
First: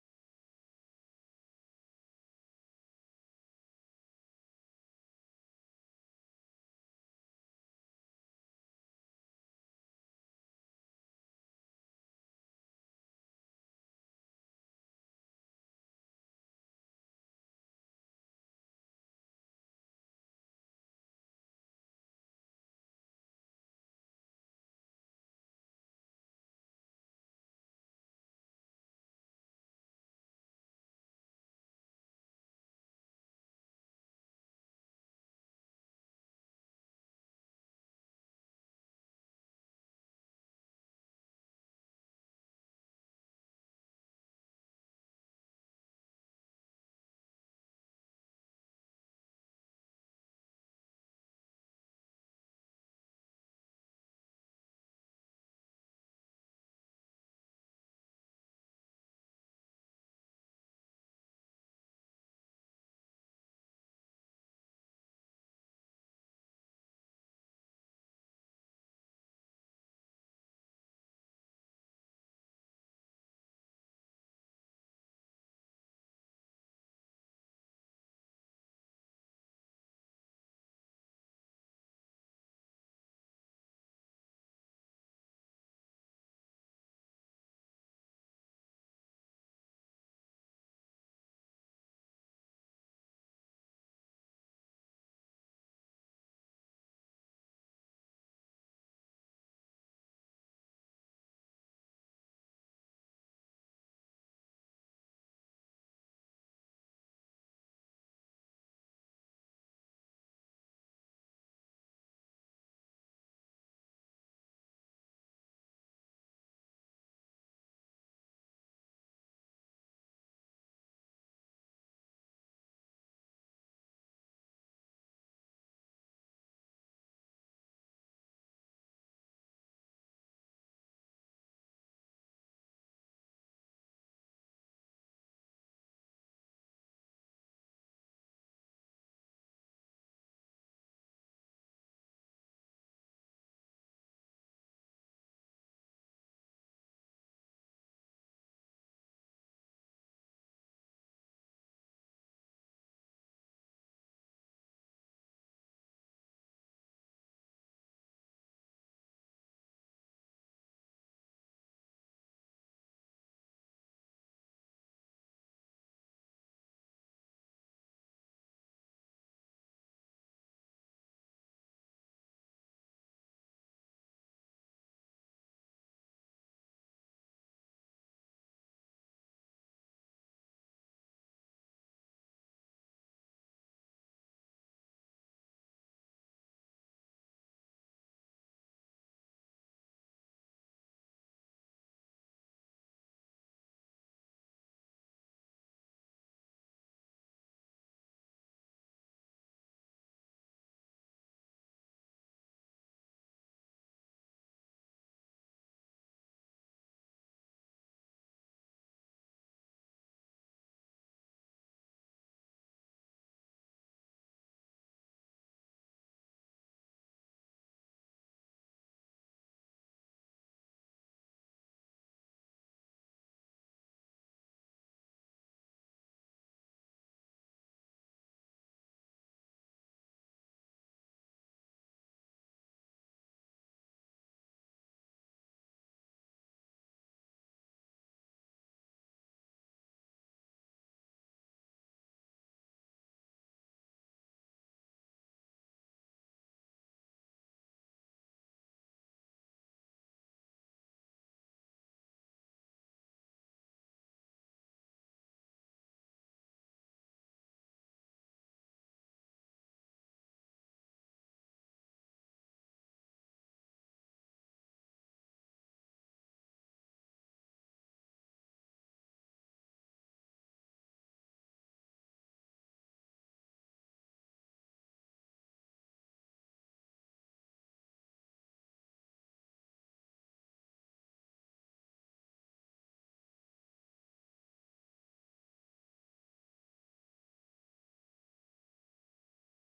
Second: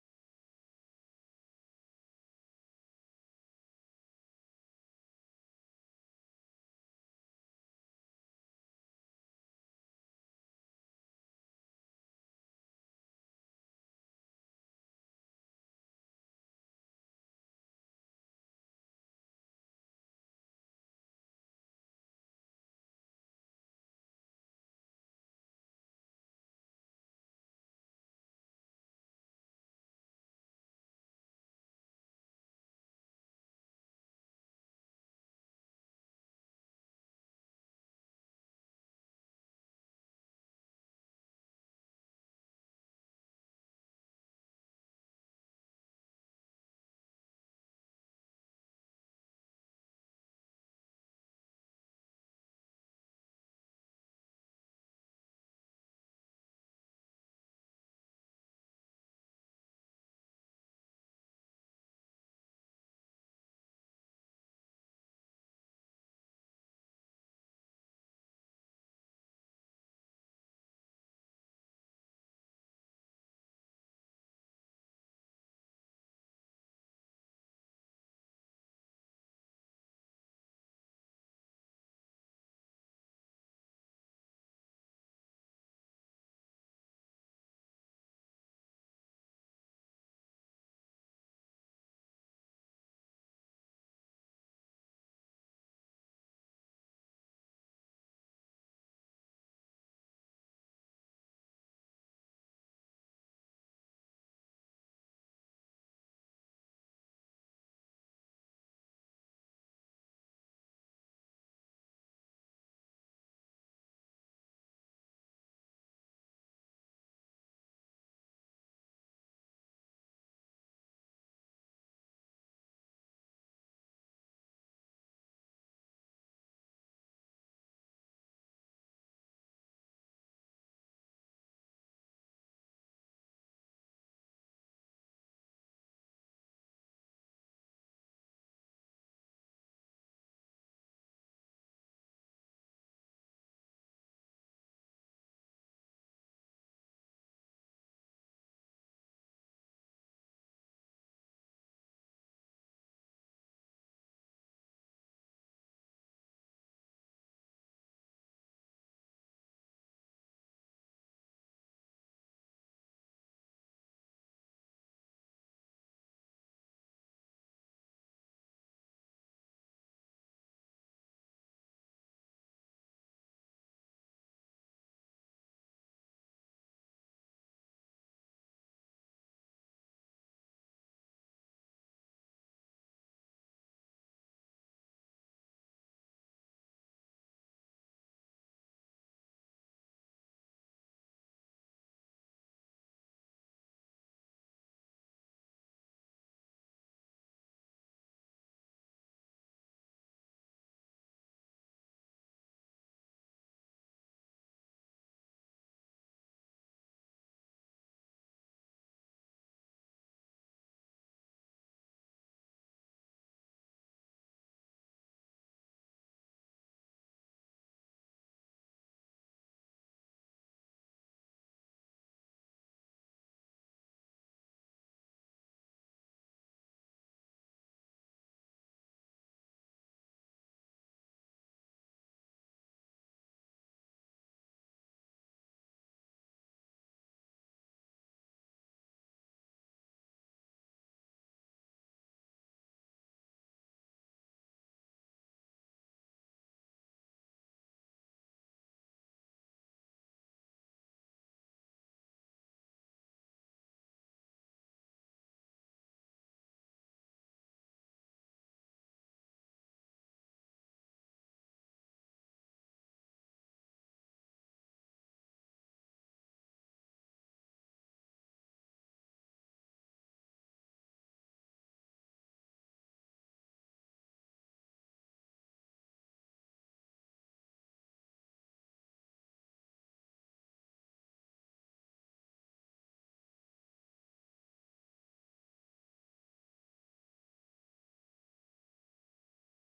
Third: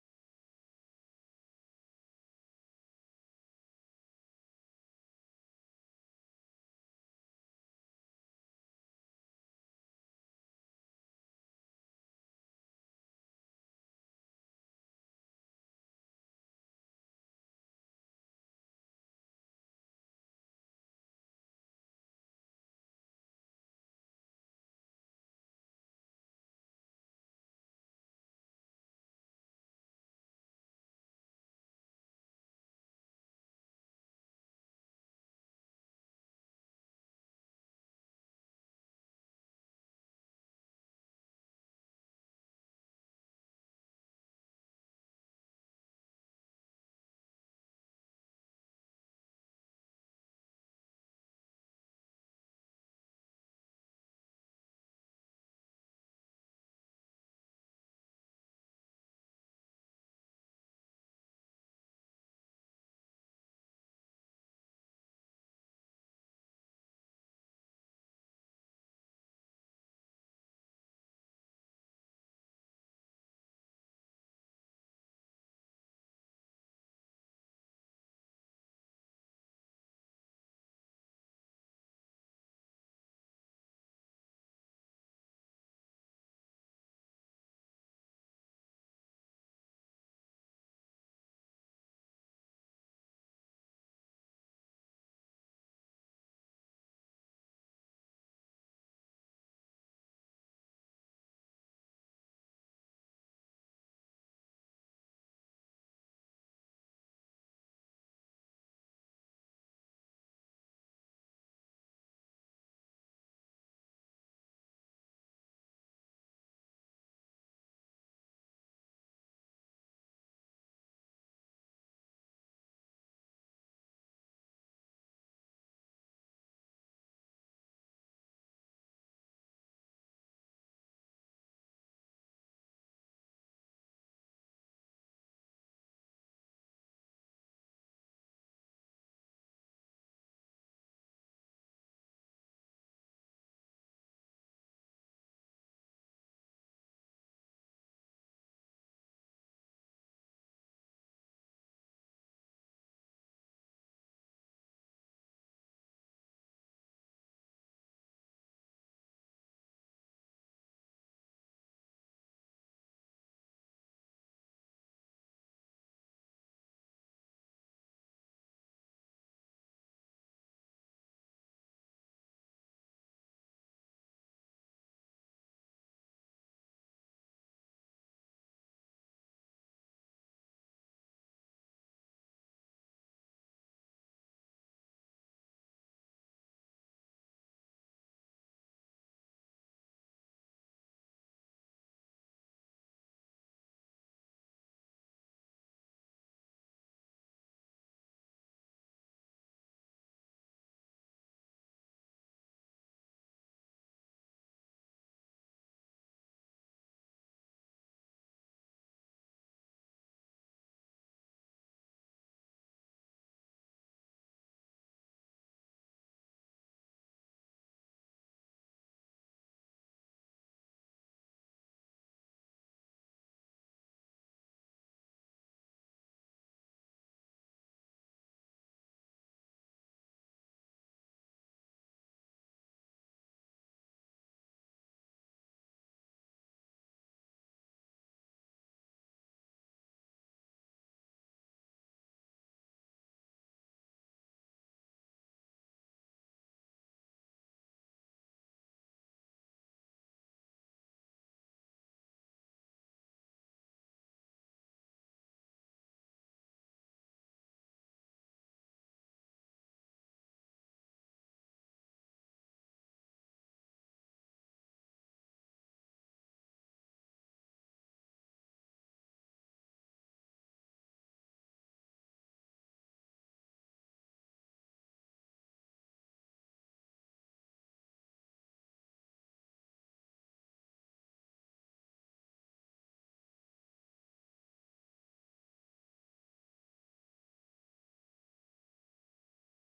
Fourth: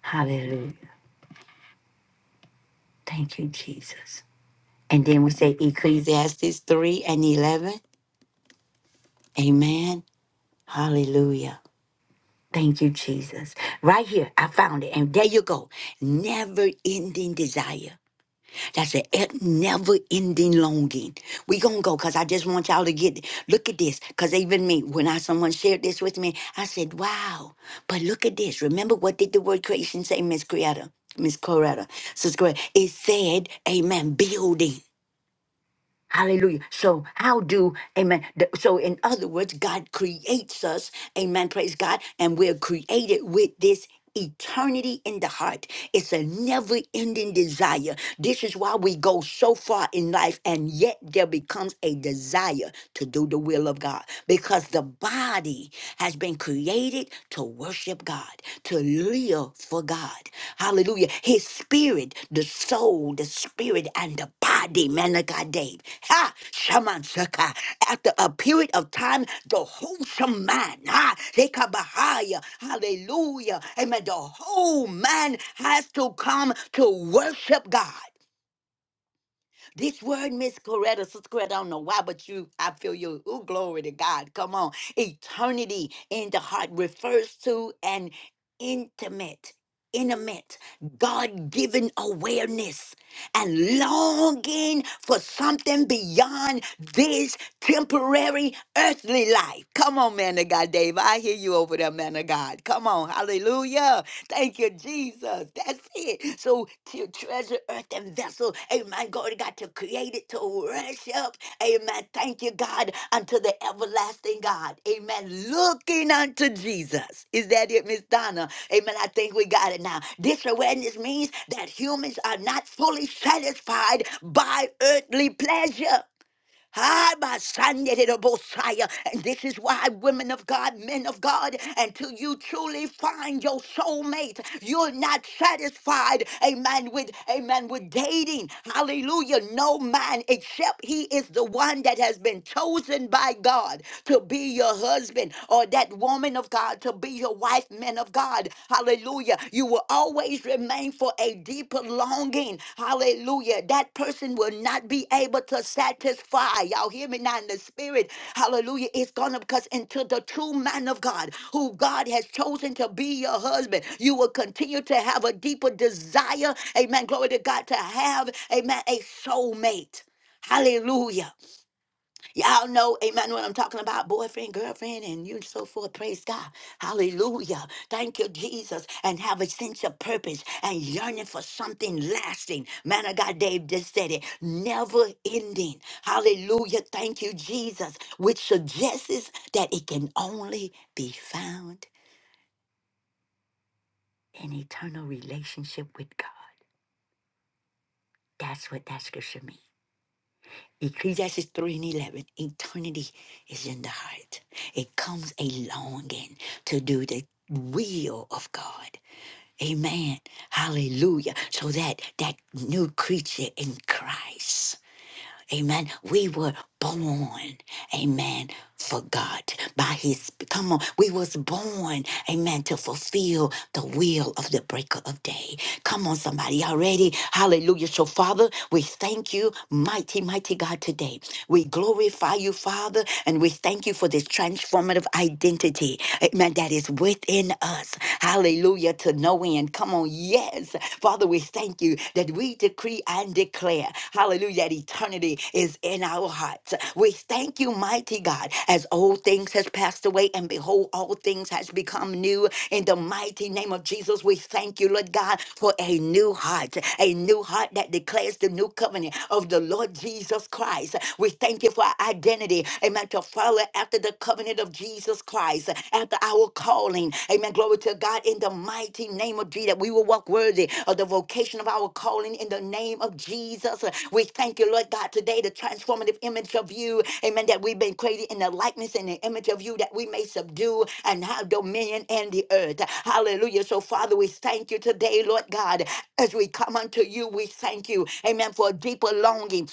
[SPEAKER 1] Hallelujah. Thank you, Jesus. And then we say Ecclesiastes 3 and 11. Amen. Hallelujah. Thank you, Jesus. Right here, I found it. And there you go. Never ending desire. That's a e, never ending longing. we going to go because I just want y'all to get Look at this. Because even me, when I someone shared this with me, I said, wow. But look at this. Remember what did the word creation say, Miss Coretta? Miss Coretta. Sister Coretta. It said, amen, building. Hallelujah. So, how do, amen. the- So, in other words, God creates us, amen. Praise God. And we're created with this eternity in the heart. It's a never ending desire. This is why we go so far in life, and yet there becomes a desire to do the will of God because the body has been created spirit to worship God, to live for God. Hallelujah. His spirit, the soul, the spirit, and the body, man of God, Dave. Ha! Shaman Saka. After a period of time, the wholesome man, ha! Lekabahaya. Hallelujah. Amen. The whole man has to come to worship God. This word, Miss Coretta, Sister Coretta, I don't know why, but you, I feel you. Ooh, glory to God. Come on. Eternity in the heart refers to an intimate, intimate, God given awareness and longing for something beyond this temporary earthly life. Come on, man of God, Dave. I hear you over there, man of God. Come on. Hallelujah. Thank you, Jesus. That's it. So to treasure earth and vessel. Amen. Glory to God created to worship. Amen. Thank you, God, unto the everlasting God. Amen. Looking unto Jesus. Is that it, Miss Donna? Amen. I think we got it now. This awareness means that humans are not fully satisfied by earthly pleasure. Ah, my son, did it, Abosai. And this is why, women of God, men of God, until you truly find your soulmate, you're not satisfied, amen, with, amen, with dating. Hallelujah. No man except he is the one that has been chosen by God to be your husband or that woman of God to be your wife, men of God. God. Hallelujah. You will always remain for a deeper longing. Hallelujah. That person will not be able to satisfy. Y'all hear me now in the spirit. Hallelujah. It's gonna because until the true man of God, who God has chosen to be your husband, you will continue to have a deeper desire. Amen. Glory to God to have, amen, a soulmate. Hallelujah. Y'all know, amen, what I'm talking about, boyfriend, girlfriend, and you and so forth. Praise God. Hallelujah. Thank you, Jesus. And have a sense of purpose and yearning for something lasting. Man of God, Dave just said it. Never ending. Hallelujah. Thank you, Jesus. Which suggests that it can only be found in eternal relationship with God. That's what that scripture means. Ecclesiastes 3 and 11, eternity is in the heart. It comes a longing to do the will of God. Amen. Hallelujah. So that that new creature in Christ. Amen. We were born, amen, for God. By his come on, we was born, amen, to fulfill the will of the breaker of day. Come on, somebody already. Hallelujah. So, Father, we thank you, mighty, mighty God, today. We glorify you, Father, and we thank you for this transformative identity, amen, that is within us. Hallelujah. To no end. Come on, yes. Father, we thank you that we decree and declare, hallelujah, that eternity is in our hearts. We thank you, mighty God, as old things has passed away and behold, all things has become new. In the mighty name of Jesus, we thank you, Lord God, for a new heart, a new heart that declares the new covenant of the Lord Jesus Christ. We thank you for our identity, amen, to follow after the covenant of Jesus. Jesus Christ, after our calling. Amen. Glory to God in the mighty name of Jesus. We will walk worthy of the vocation of our calling in the name of Jesus. We thank you, Lord God, today, the transformative image of you. Amen. That we've been created in the likeness and the image of you that we may subdue and have dominion in the earth. Hallelujah. So, Father, we thank you today, Lord God, as we come unto you. We thank you, amen, for a deeper longing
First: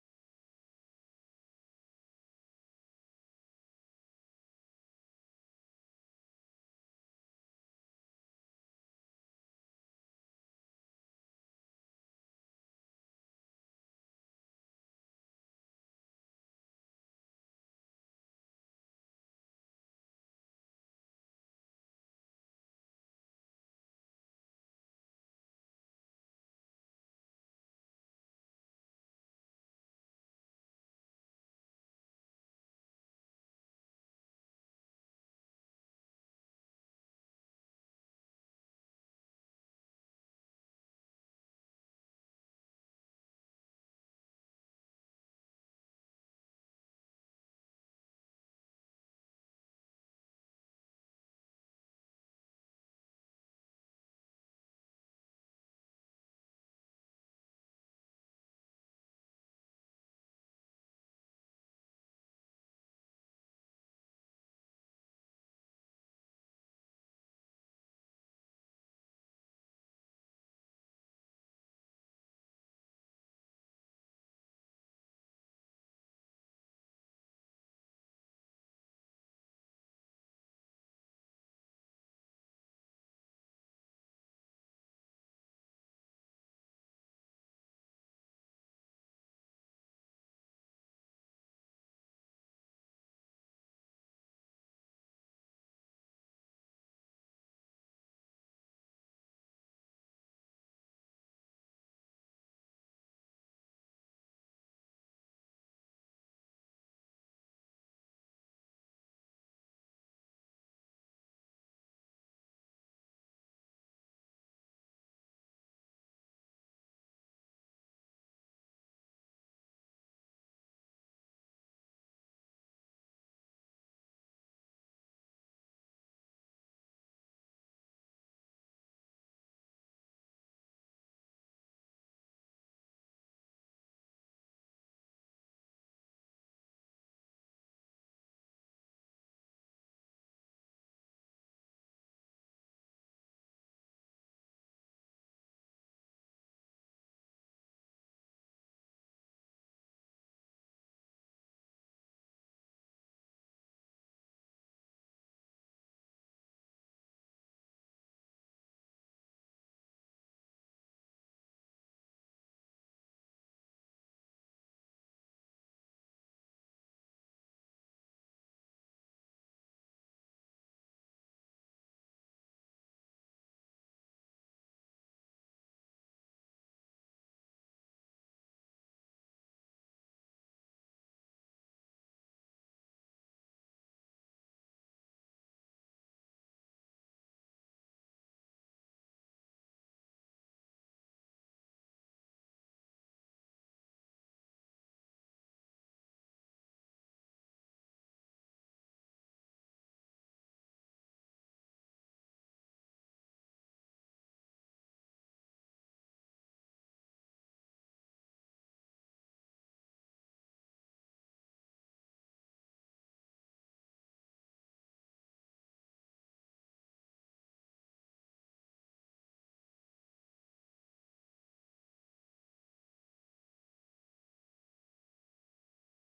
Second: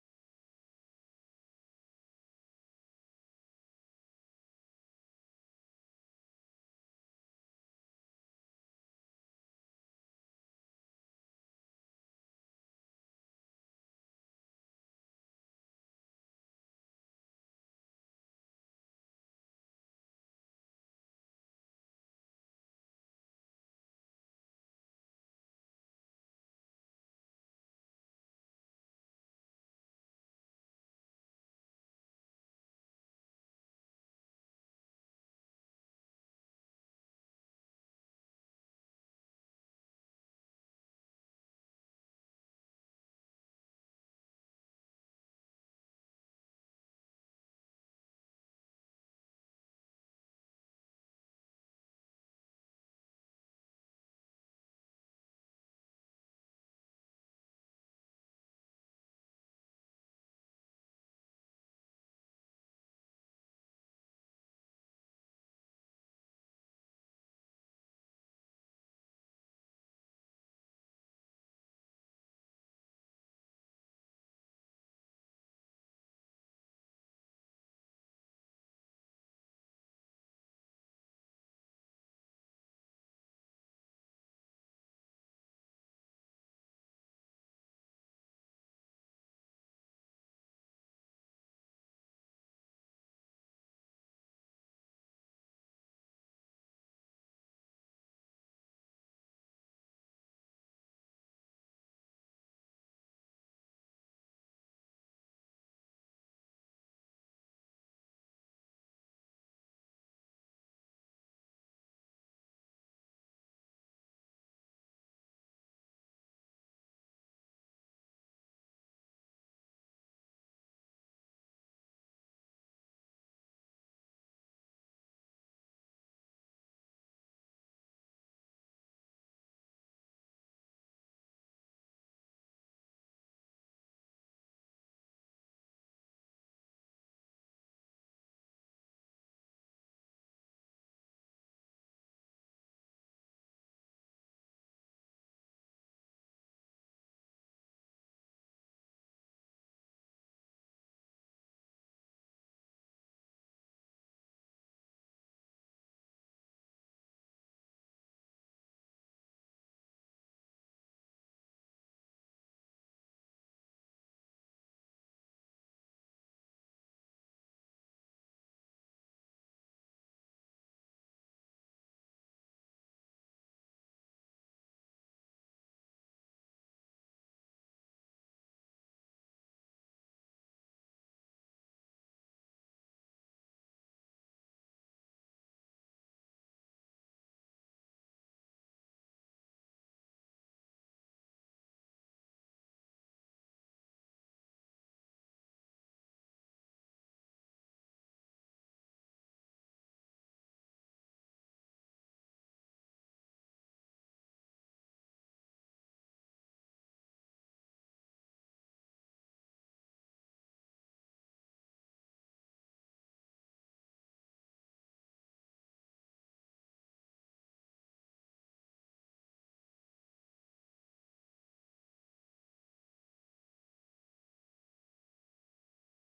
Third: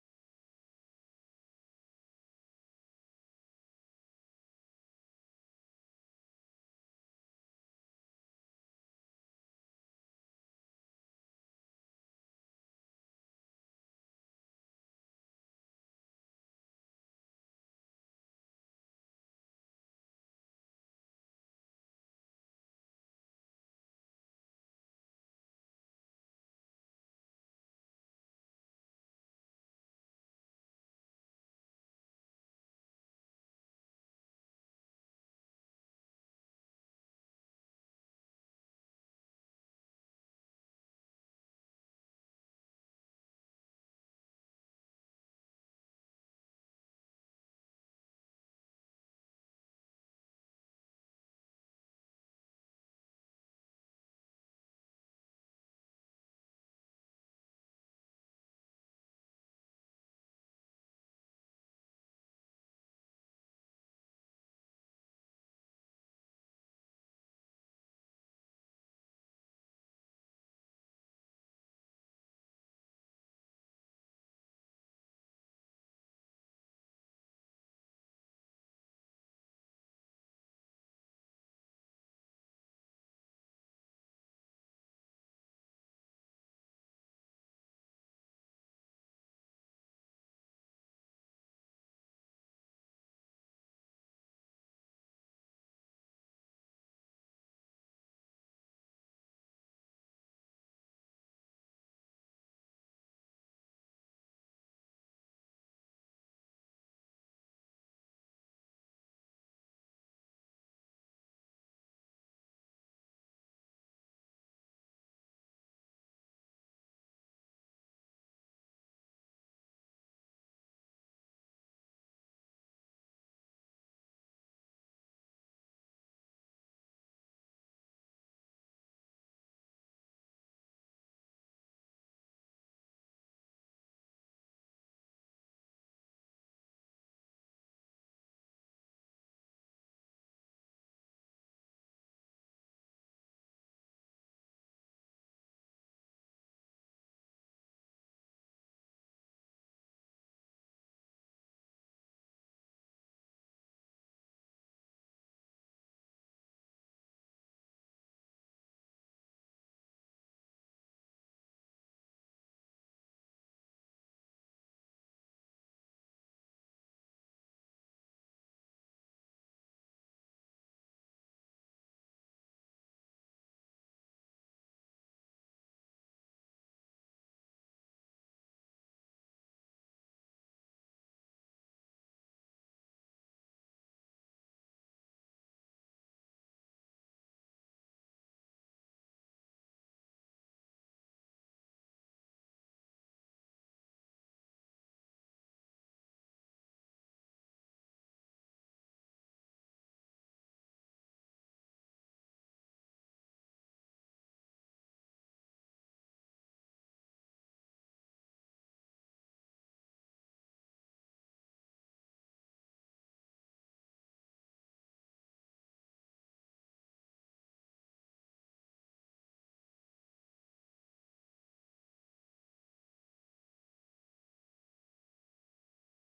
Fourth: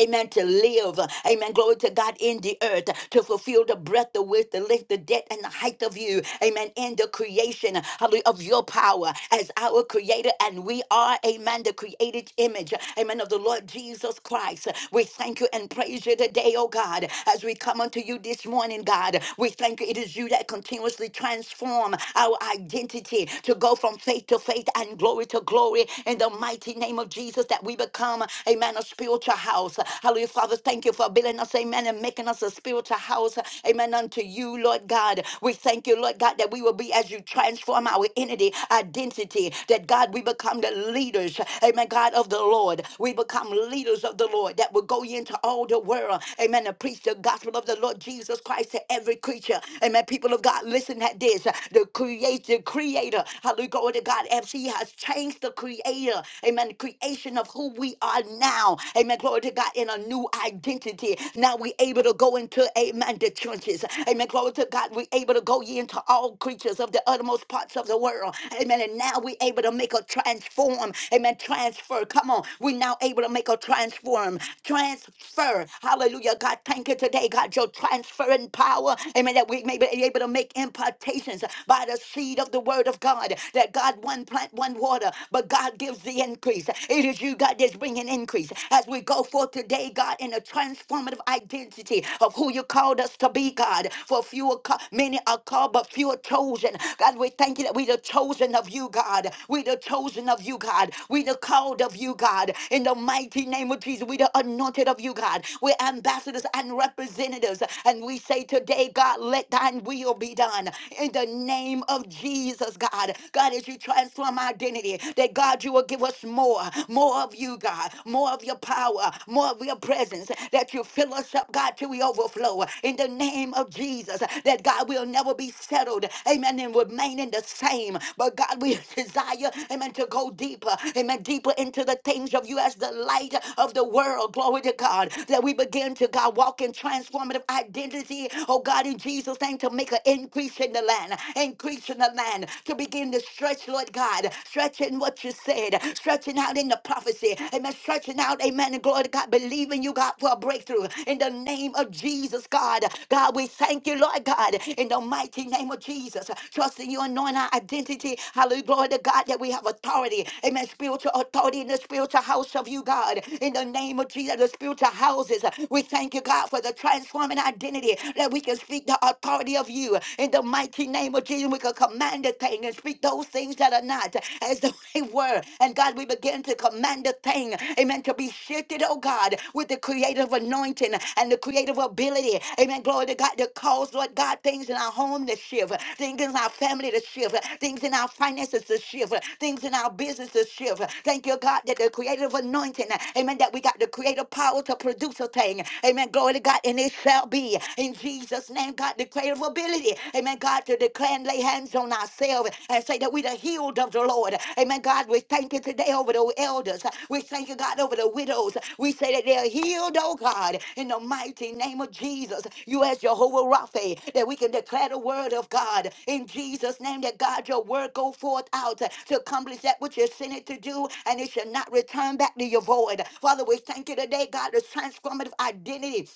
[SPEAKER 1] Amen. To live. Amen. Glory to God in the earth. To fulfill the breadth, the width, the length, the depth, and the height of you. Amen. In the creation hallelujah, of your power as our creator. And we are, amen, the created image. Amen. Of the Lord Jesus Christ. We thank you and praise you today, oh God. As we come unto you this morning, God, we thank you. It is you that continuously transform our identity to go from faith to faith and glory to glory in the mighty name of Jesus that we become become, amen, a spiritual house. Hallelujah. Father, thank you for building us, amen, and making us a spiritual house, amen, unto you, Lord God. We thank you, Lord God, that we will be as you transform our entity, identity, that God, we become the leaders, amen, God of the Lord. We become leaders of the Lord that will go into all the world, amen, to preach the gospel of the Lord Jesus Christ to every creature. Amen. People of God, listen at this. The creator, the creator, hallelujah, glory to God, as he has changed the creator. Amen. Amen. Creation of who we are now. Amen. Glory to God in a new identity. Now we able to go into, amen, the trenches. Amen. Glory to God. We able to go ye into all creatures of the uttermost parts of the world. Amen. And now we able to make a transform. Amen. Transfer. Come on. We now able to make a transform. Transfer. Hallelujah. God, thank you today. God, your transferring power. Amen. That we may be able to make impartations by the seed of the word of God. That God, one plant, one and water, but God gives the increase. It is you, God, that's bringing increase. As we go forth today, God, in a transformative identity of who you called us to be, God. For few are ca- many are called, but few are chosen. God, we thank you that we're the chosen of you, God. We're the chosen of you, God. We're the called of you, God. In the mighty name of Jesus, we're the anointed of you, God. We're ambassadors and representatives. And we say today, God, let thine will be done. In the name of Jesus, God. God. God, as you transform our identity, that God, you will give us more, more of you, God, more of your power, more of your presence, that you fill us up, God, till we overflow. In the name of Jesus, that God will never be settled, amen, and remaining the same. But God, we desire, amen, to go deeper, amen, deeper into the things of you as the light of the world. Glory to God, that we begin to, God, walk in transformative identity, oh God, in Jesus' name, to make an increase in the land increase in the land to begin to stretch, Lord God, stretching what you said, stretching out in the prophecy, amen, stretching out, amen, and glory to God, believing you, God, for a breakthrough in the name of Jesus, God. God, we thank you, Lord God, in the mighty name of Jesus, trusting you, anoint our identity, hallelujah, glory to God, that we have authority, amen, spiritual authority in the spiritual house of you, God, in the name of Jesus, the spiritual houses. We thank you, God, for the transforming identity that we can speak the authority of worthy of you. In the mighty name of Jesus, we can command a thing and speak those things that are not as though they were. And God, we begin to command a thing, amen, to be shifted, oh God, with the creative anointing and the creative ability. Amen. Glory to God to cause, Lord God, things in our home to shift, things in our family to shift, things in our finances to shift, things in our business to shift. Thank you, God, that the creative anointing, amen, that we got the creative power to produce a thing. Amen. Glory to God, and it shall be. in in Jesus' name, God, declare of ability. Amen. God, to declare and lay hands on ourselves and say that we the healed of the Lord. Amen. God, we thank you today over the elders. We thank you, God, over the widows. We say that they're healed, oh God, in the mighty name of Jesus. You as Jehovah Rapha, that we can declare the word of God in Jesus' name, that God, your word go forth out to accomplish that which you sent it to do, and it shall not return back to your void. Father, we thank you today, God, the transformative identity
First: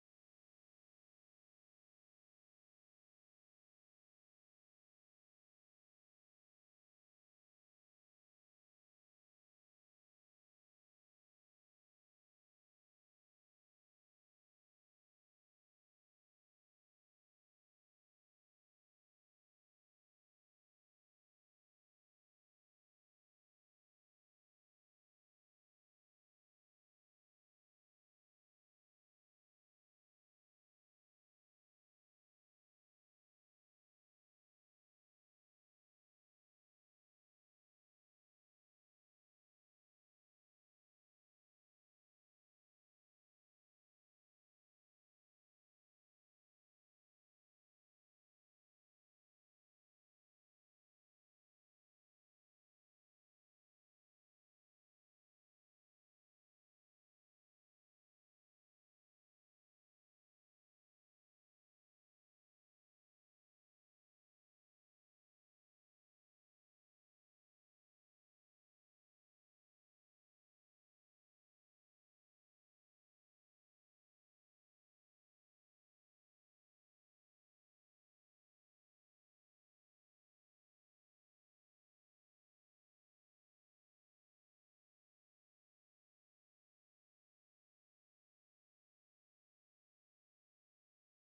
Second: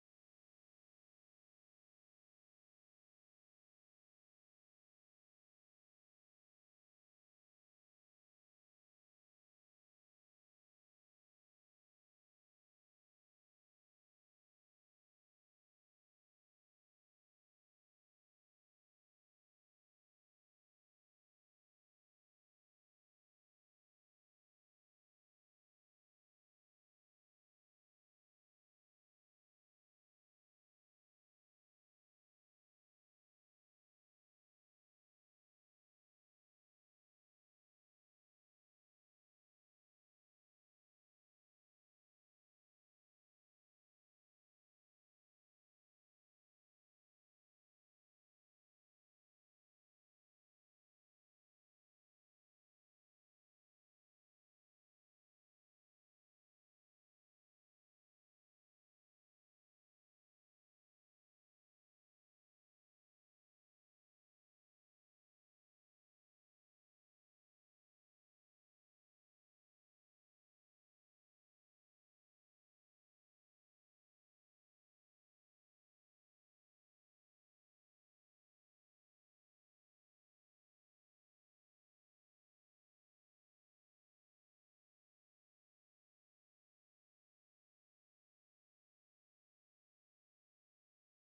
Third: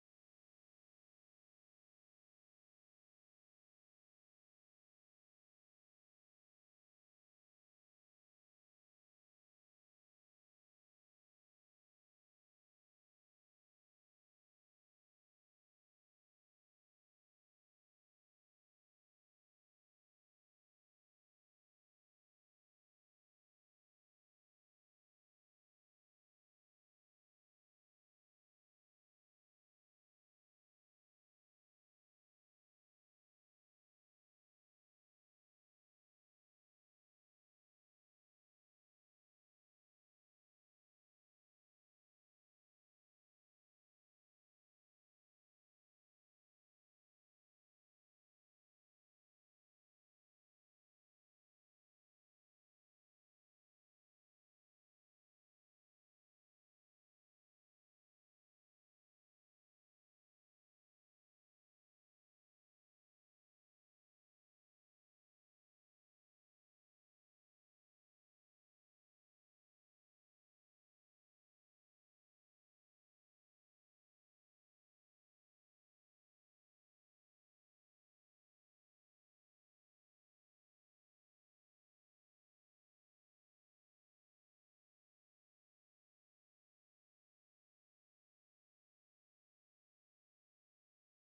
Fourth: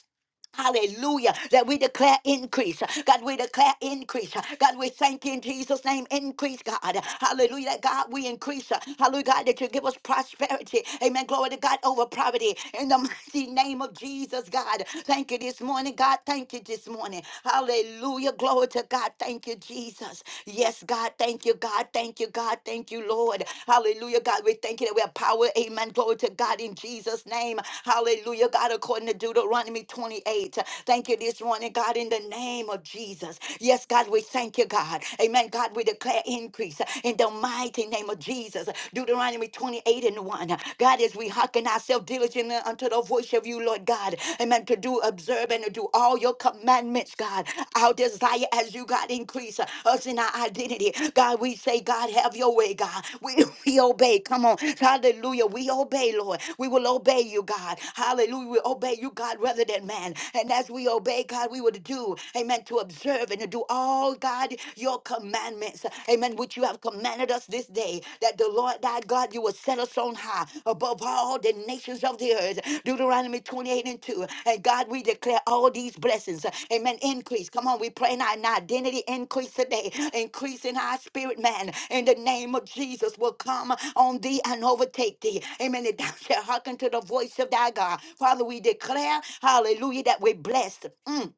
[SPEAKER 1] Hallelujah. That we declare increase. God, we declare increase. God, we thank you in Jesus' name. Increase, God. Hallelujah. That God, we increase. Hallelujah, God, that you give us prosperity. Amen. Glory to God over poverty. In the mighty name of Jesus, God. Thank you this morning, God. Thank you this morning. Hallelujah. Glory to God. Thank you, Jesus. Yes, God. Thank you, God. Thank you, God. Thank you, Lord. Lord. Hallelujah, God. We thank you that we have power. Amen. Glory to God in Jesus' name. Hallelujah, God, according to Deuteronomy 28. Thank you this morning, God, in the name of Jesus. Yes, God, we thank you, God. Amen. God, we declare increase in the mighty name of Jesus. Deuteronomy 28 and 1. God, as we hearken ourselves diligently unto the voice of you, Lord God. Amen. To do, observe, and to do do all your commandments, God. Our desire as you, God, increase uh, us in our identity. God, we say, God, have your way, God. We, we obey. Come on. Hallelujah. We obey, Lord. We will obey you, God. Hallelujah. We obey you, God, rather than man. And as we obey, God, we will do, amen, to observe and to do all, God, your commandments. Amen. Which you have commanded us this day, that the Lord thy God, you will set us on high above all the nations of the earth. Deuteronomy 28 and 2. And God, we declare all these blessings. Amen. Increase. Come on, we pray in our in our identity increase today. Increase in our spirit, man. In the name of Jesus will come on thee and overtake thee. Amen. And thou shalt hearken to the voice of thy God. Father, we declare, hallelujah, that we're blessed. Mm.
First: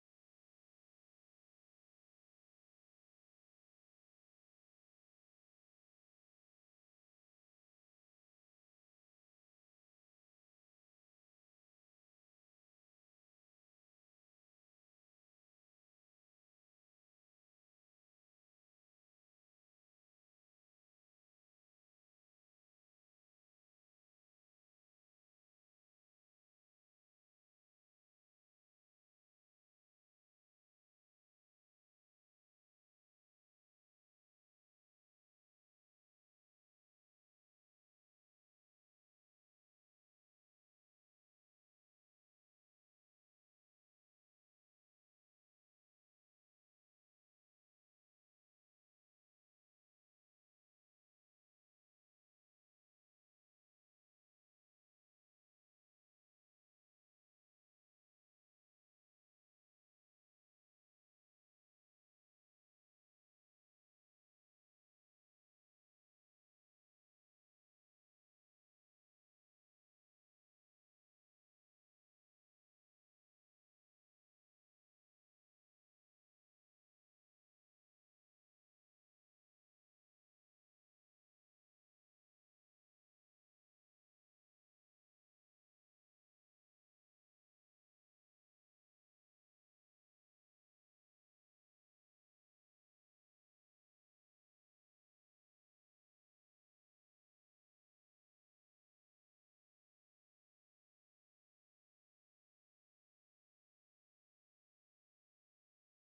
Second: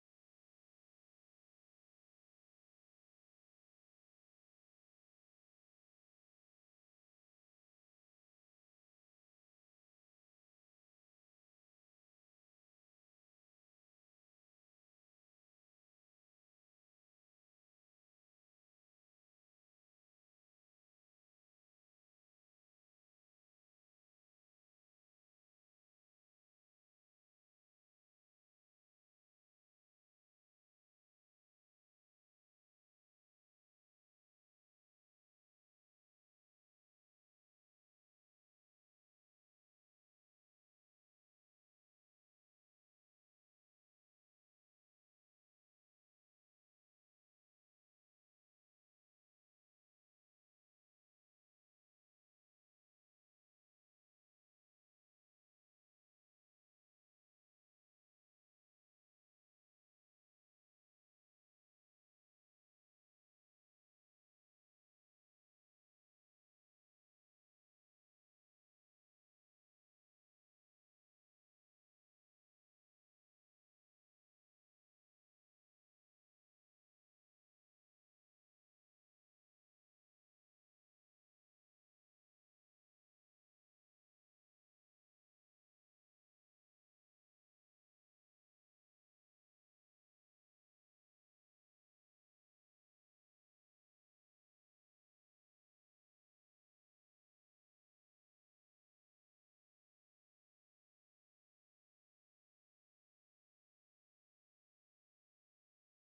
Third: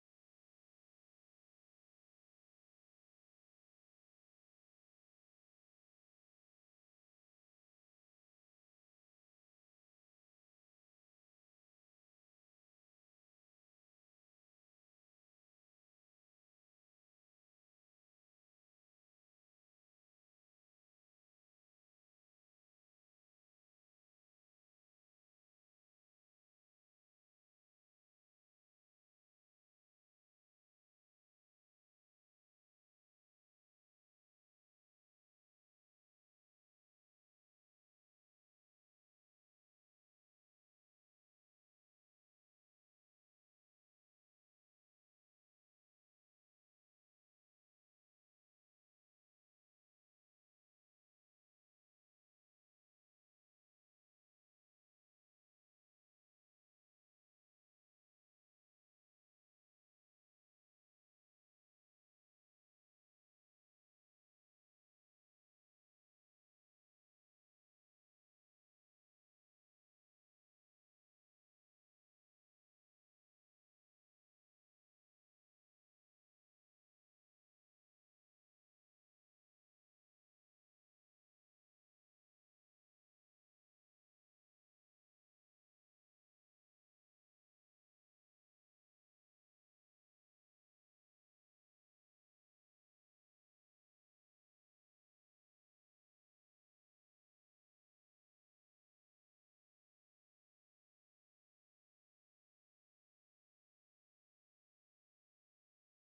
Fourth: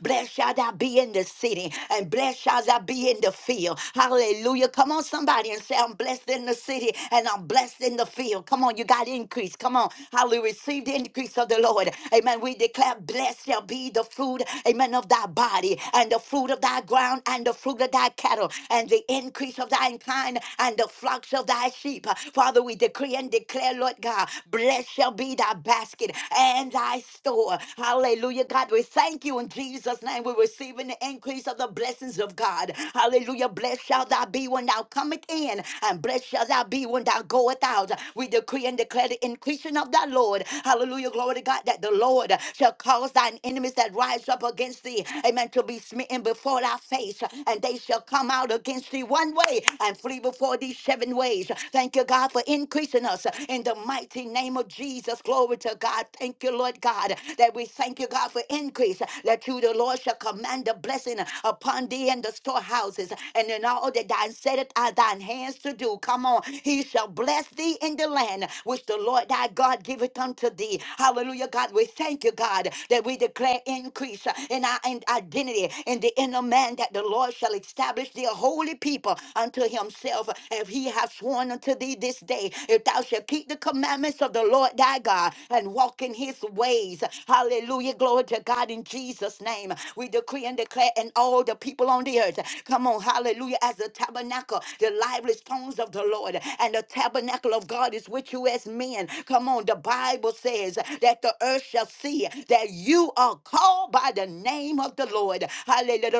[SPEAKER 1] Blessed shall thou be in the city, and blessed shall thou be in the field. Hallelujah. Come on, somebody, and say, I'm blessed in the city, and I'm blessed in the field. Come on, you got increase. Come on. Hallelujah. Receive the increase of the Lord. Amen. We declare, blessed shall be the fruit, amen, of thy body, and the fruit of thy ground, and the fruit of thy cattle, and the increase of thine kind, and the flocks of thy sheep. Father, we decree and declare, Lord God, blessed shall be thy basket and thy store. Hallelujah, God. We thank you in Jesus' name. We're receiving the increase of the blessings of God. Hallelujah. Blessed shall thou be when thou comest in, and blessed shall thou be when thou goest out. We decree and declare the increasing of thy Lord. Hallelujah. Glory to God that the Lord shall cause thine enemies that rise up against thee, amen, to be smitten before thy face, and they shall come out against thee one way and flee before thee seven ways. Thank you, God, for increasing us in the mighty name of Jesus. Glory to to God. Thank you, Lord God, that we thank you, God, for increase. That you, the Lord, shall command a blessing upon thee and the storehouses and in all that thine setteth are thine hands to do. Come on. He shall bless thee in the land which the Lord thy God giveth unto thee. Hallelujah, God. We thank you, God, that we declare increase in our in identity in the inner man that the Lord shall establish the holy people unto himself. If he have sworn unto thee this day, if thou shalt keep the the commandments of the Lord thy God and walk in his ways. Hallelujah. Glory to God in Jesus' name. We decree and declare, and all the people on the earth, come on, hallelujah, as the tabernacle, the lively stones of the Lord, and the tabernacle of God is with you as men. Come on, the Bible says that the earth shall see that you are called by the name of the Lord. Hallelujah.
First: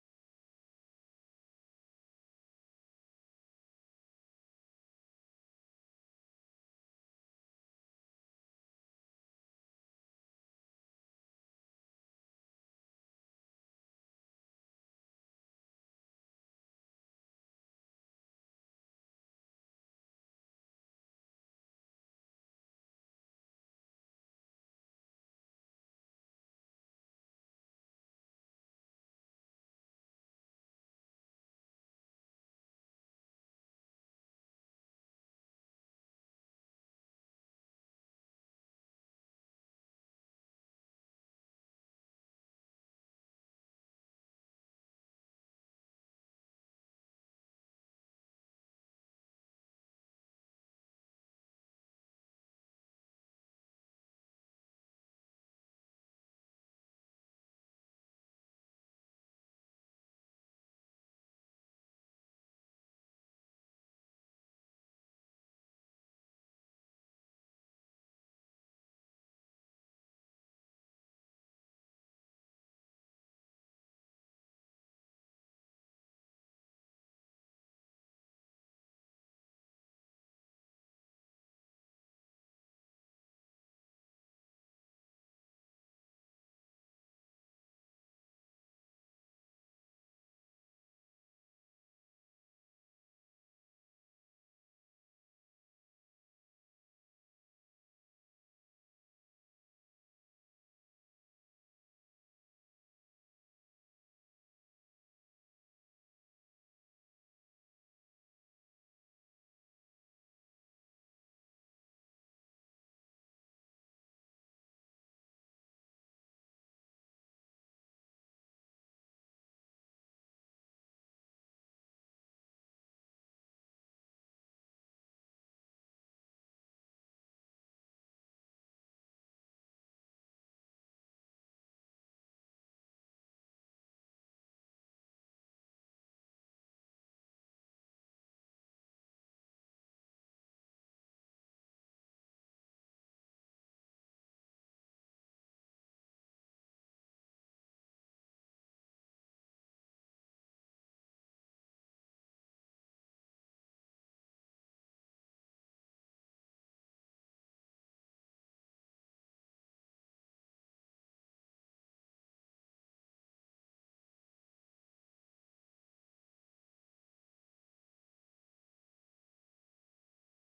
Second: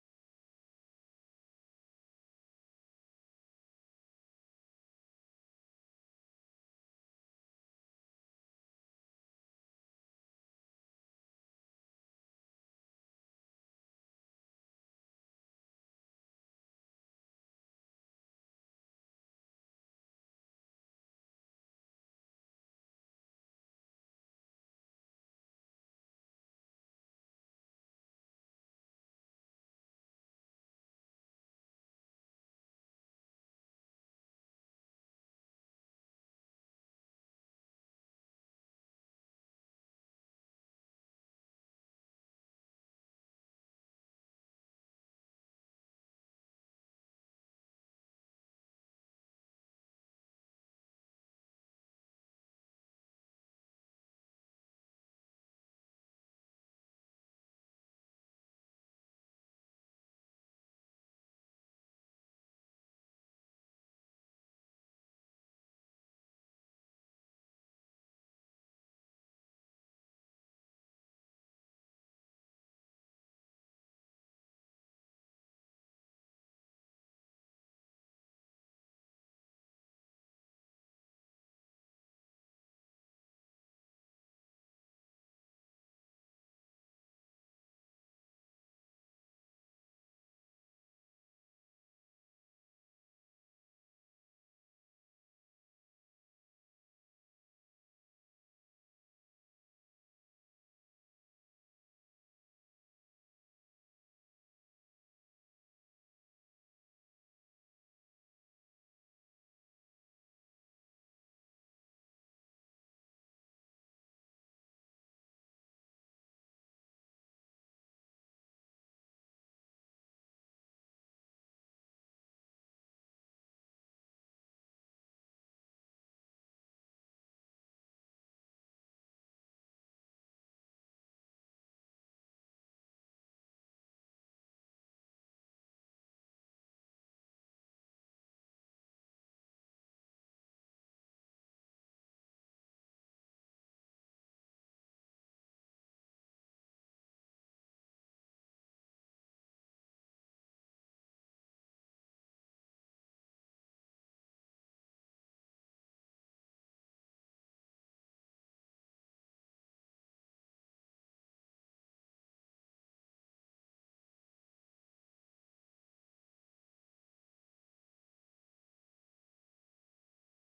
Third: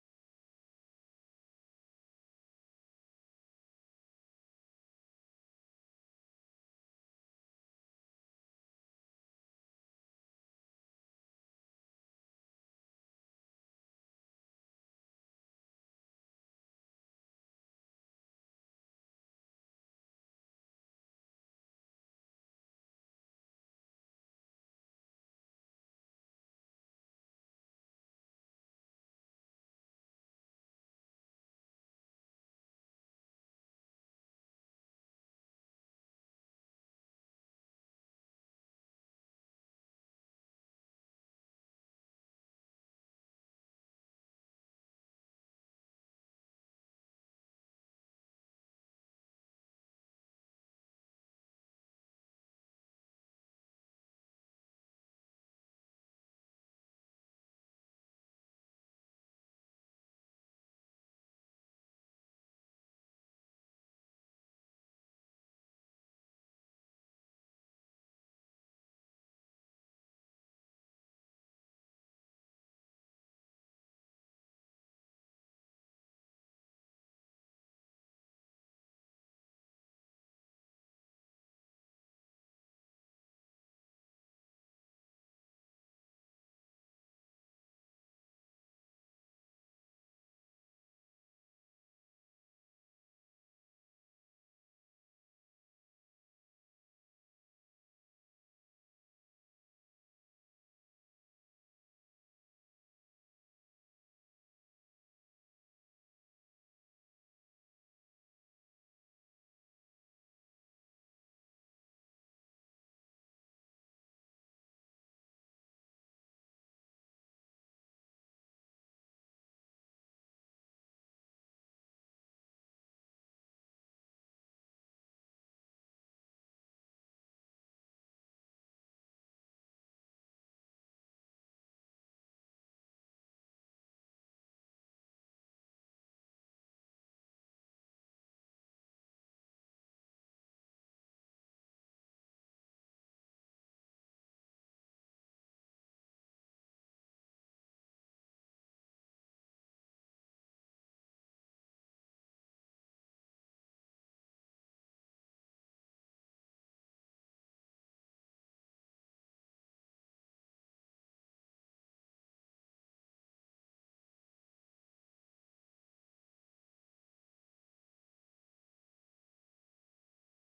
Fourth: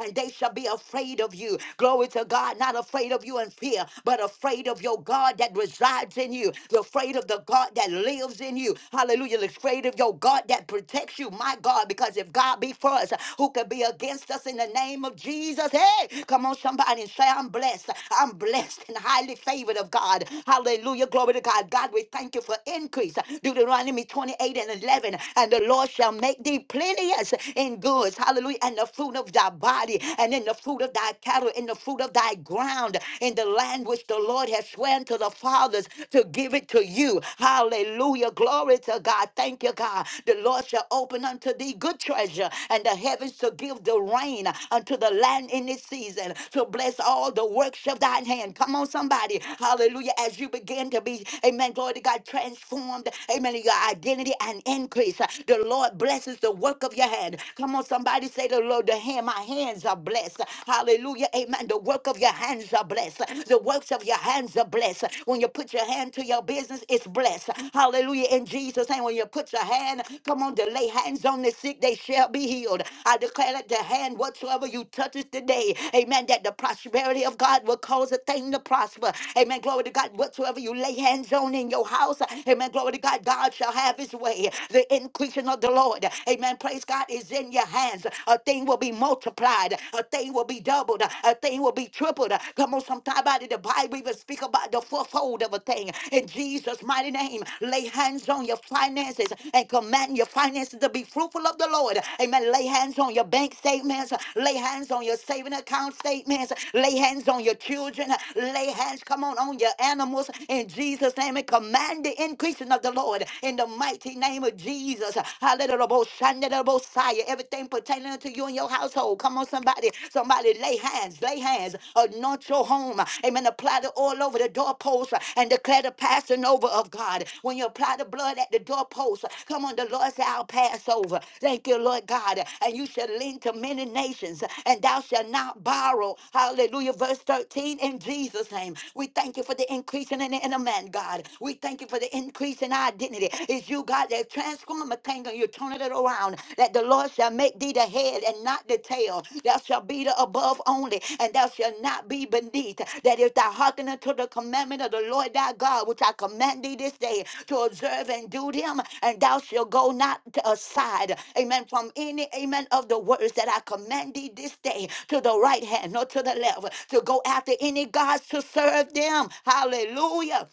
[SPEAKER 1] And they shall be afraid of you. Glory to God, not afraid of you and fear, but afraid of your God that resides in you, afraid of the God that lives in you. Hallelujah. Afraid of your God that protects you, my God, because if God be for us, who can be against us in the name of Jesus? Hey, come on, somebody and say, I'm blessed. I'm blessed and highly favored of God. Hallelujah. Glory to God. God, we thank you for increase. Deuteronomy 28 and 11. And the Lord shall make thee plenteous in goods. Hallelujah. And the fruit of thy body and in the fruit of thy cattle in the fruit of thy ground, in the land which the Lord has sworn to the fathers to give it to you. Hallelujah. Glory to God. Thank you, God. The Lord shall open unto thee good treasure and the heavens to give the rain unto the land in its season, to bless all the works of thine hand. Come on, somebody. Hallelujah. As you begin to be, amen, glory to God, transformed, amen, in your identity and increase. The Lord blesses the work of your hand. Come on, somebody say the Lord, the hand hand, my hands are blessed. Hallelujah. Amen. The work of your hands are blessed. The works of your hands are blessed. When you put your hand to your business, it's blessed. Hallelujah. In Jesus' name, when you put your hand, come on, to lay hands on the sick, they shall be healed. I declare that the hand whatsoever you touches today, amen, that the prosperity of God will cause a thing to prosper. Amen. Glory to God. Whatsoever you lay hands on in your house, amen. Glory to God. God shall have his way. The increasing of the Lord. Amen. Praise God. God, is in your hands. A thing will be multiplied. A thing will be doubled. A thing will be tripled. Come on, sometime out of the Bible even speak about the fourfold of a thing. In Jesus' mighty name, lay hands on your finances and command your finances to be fruitful of the Lord. Amen. Lay hands on your bank statements. Lay hands on your saving account statements. Lay hands on your children. Lay hands, come on, on your animals. In Jesus' name, and command the increasing of the Lord. In the mighty name of Jesus. Jesus. Hallelujah. Everything pertaining to you and your household. Come on, somebody. Somebody lay hands, lay hands. Anoint your home. Amen. Apply the oil over the doorpost and declare the passing over of God. When you apply the blood at the doorpost, come on, the Lord said, I'll pass over. Thank you, Lord God. And you shall lend to many nations, and thou shalt not borrow. Hallelujah. Verse 13 in Jesus' name. We thank you for the increasing in the inner man, God. We thank you for the increase in race and our identity. It's you, God, that transform a thing and you turn it around. That the Lord shall make thee the head and not the tail. Thou shalt be the above only, and thou shalt not be beneath. That if thou hearken unto the commandment of the Lord thy God, which I command thee this day to observe and do them, and thou shalt go not to aside, amen, from any, amen, of the words that I command thee this day to the right hand, nor to the left, to go after any gods to serve them. Hallelujah.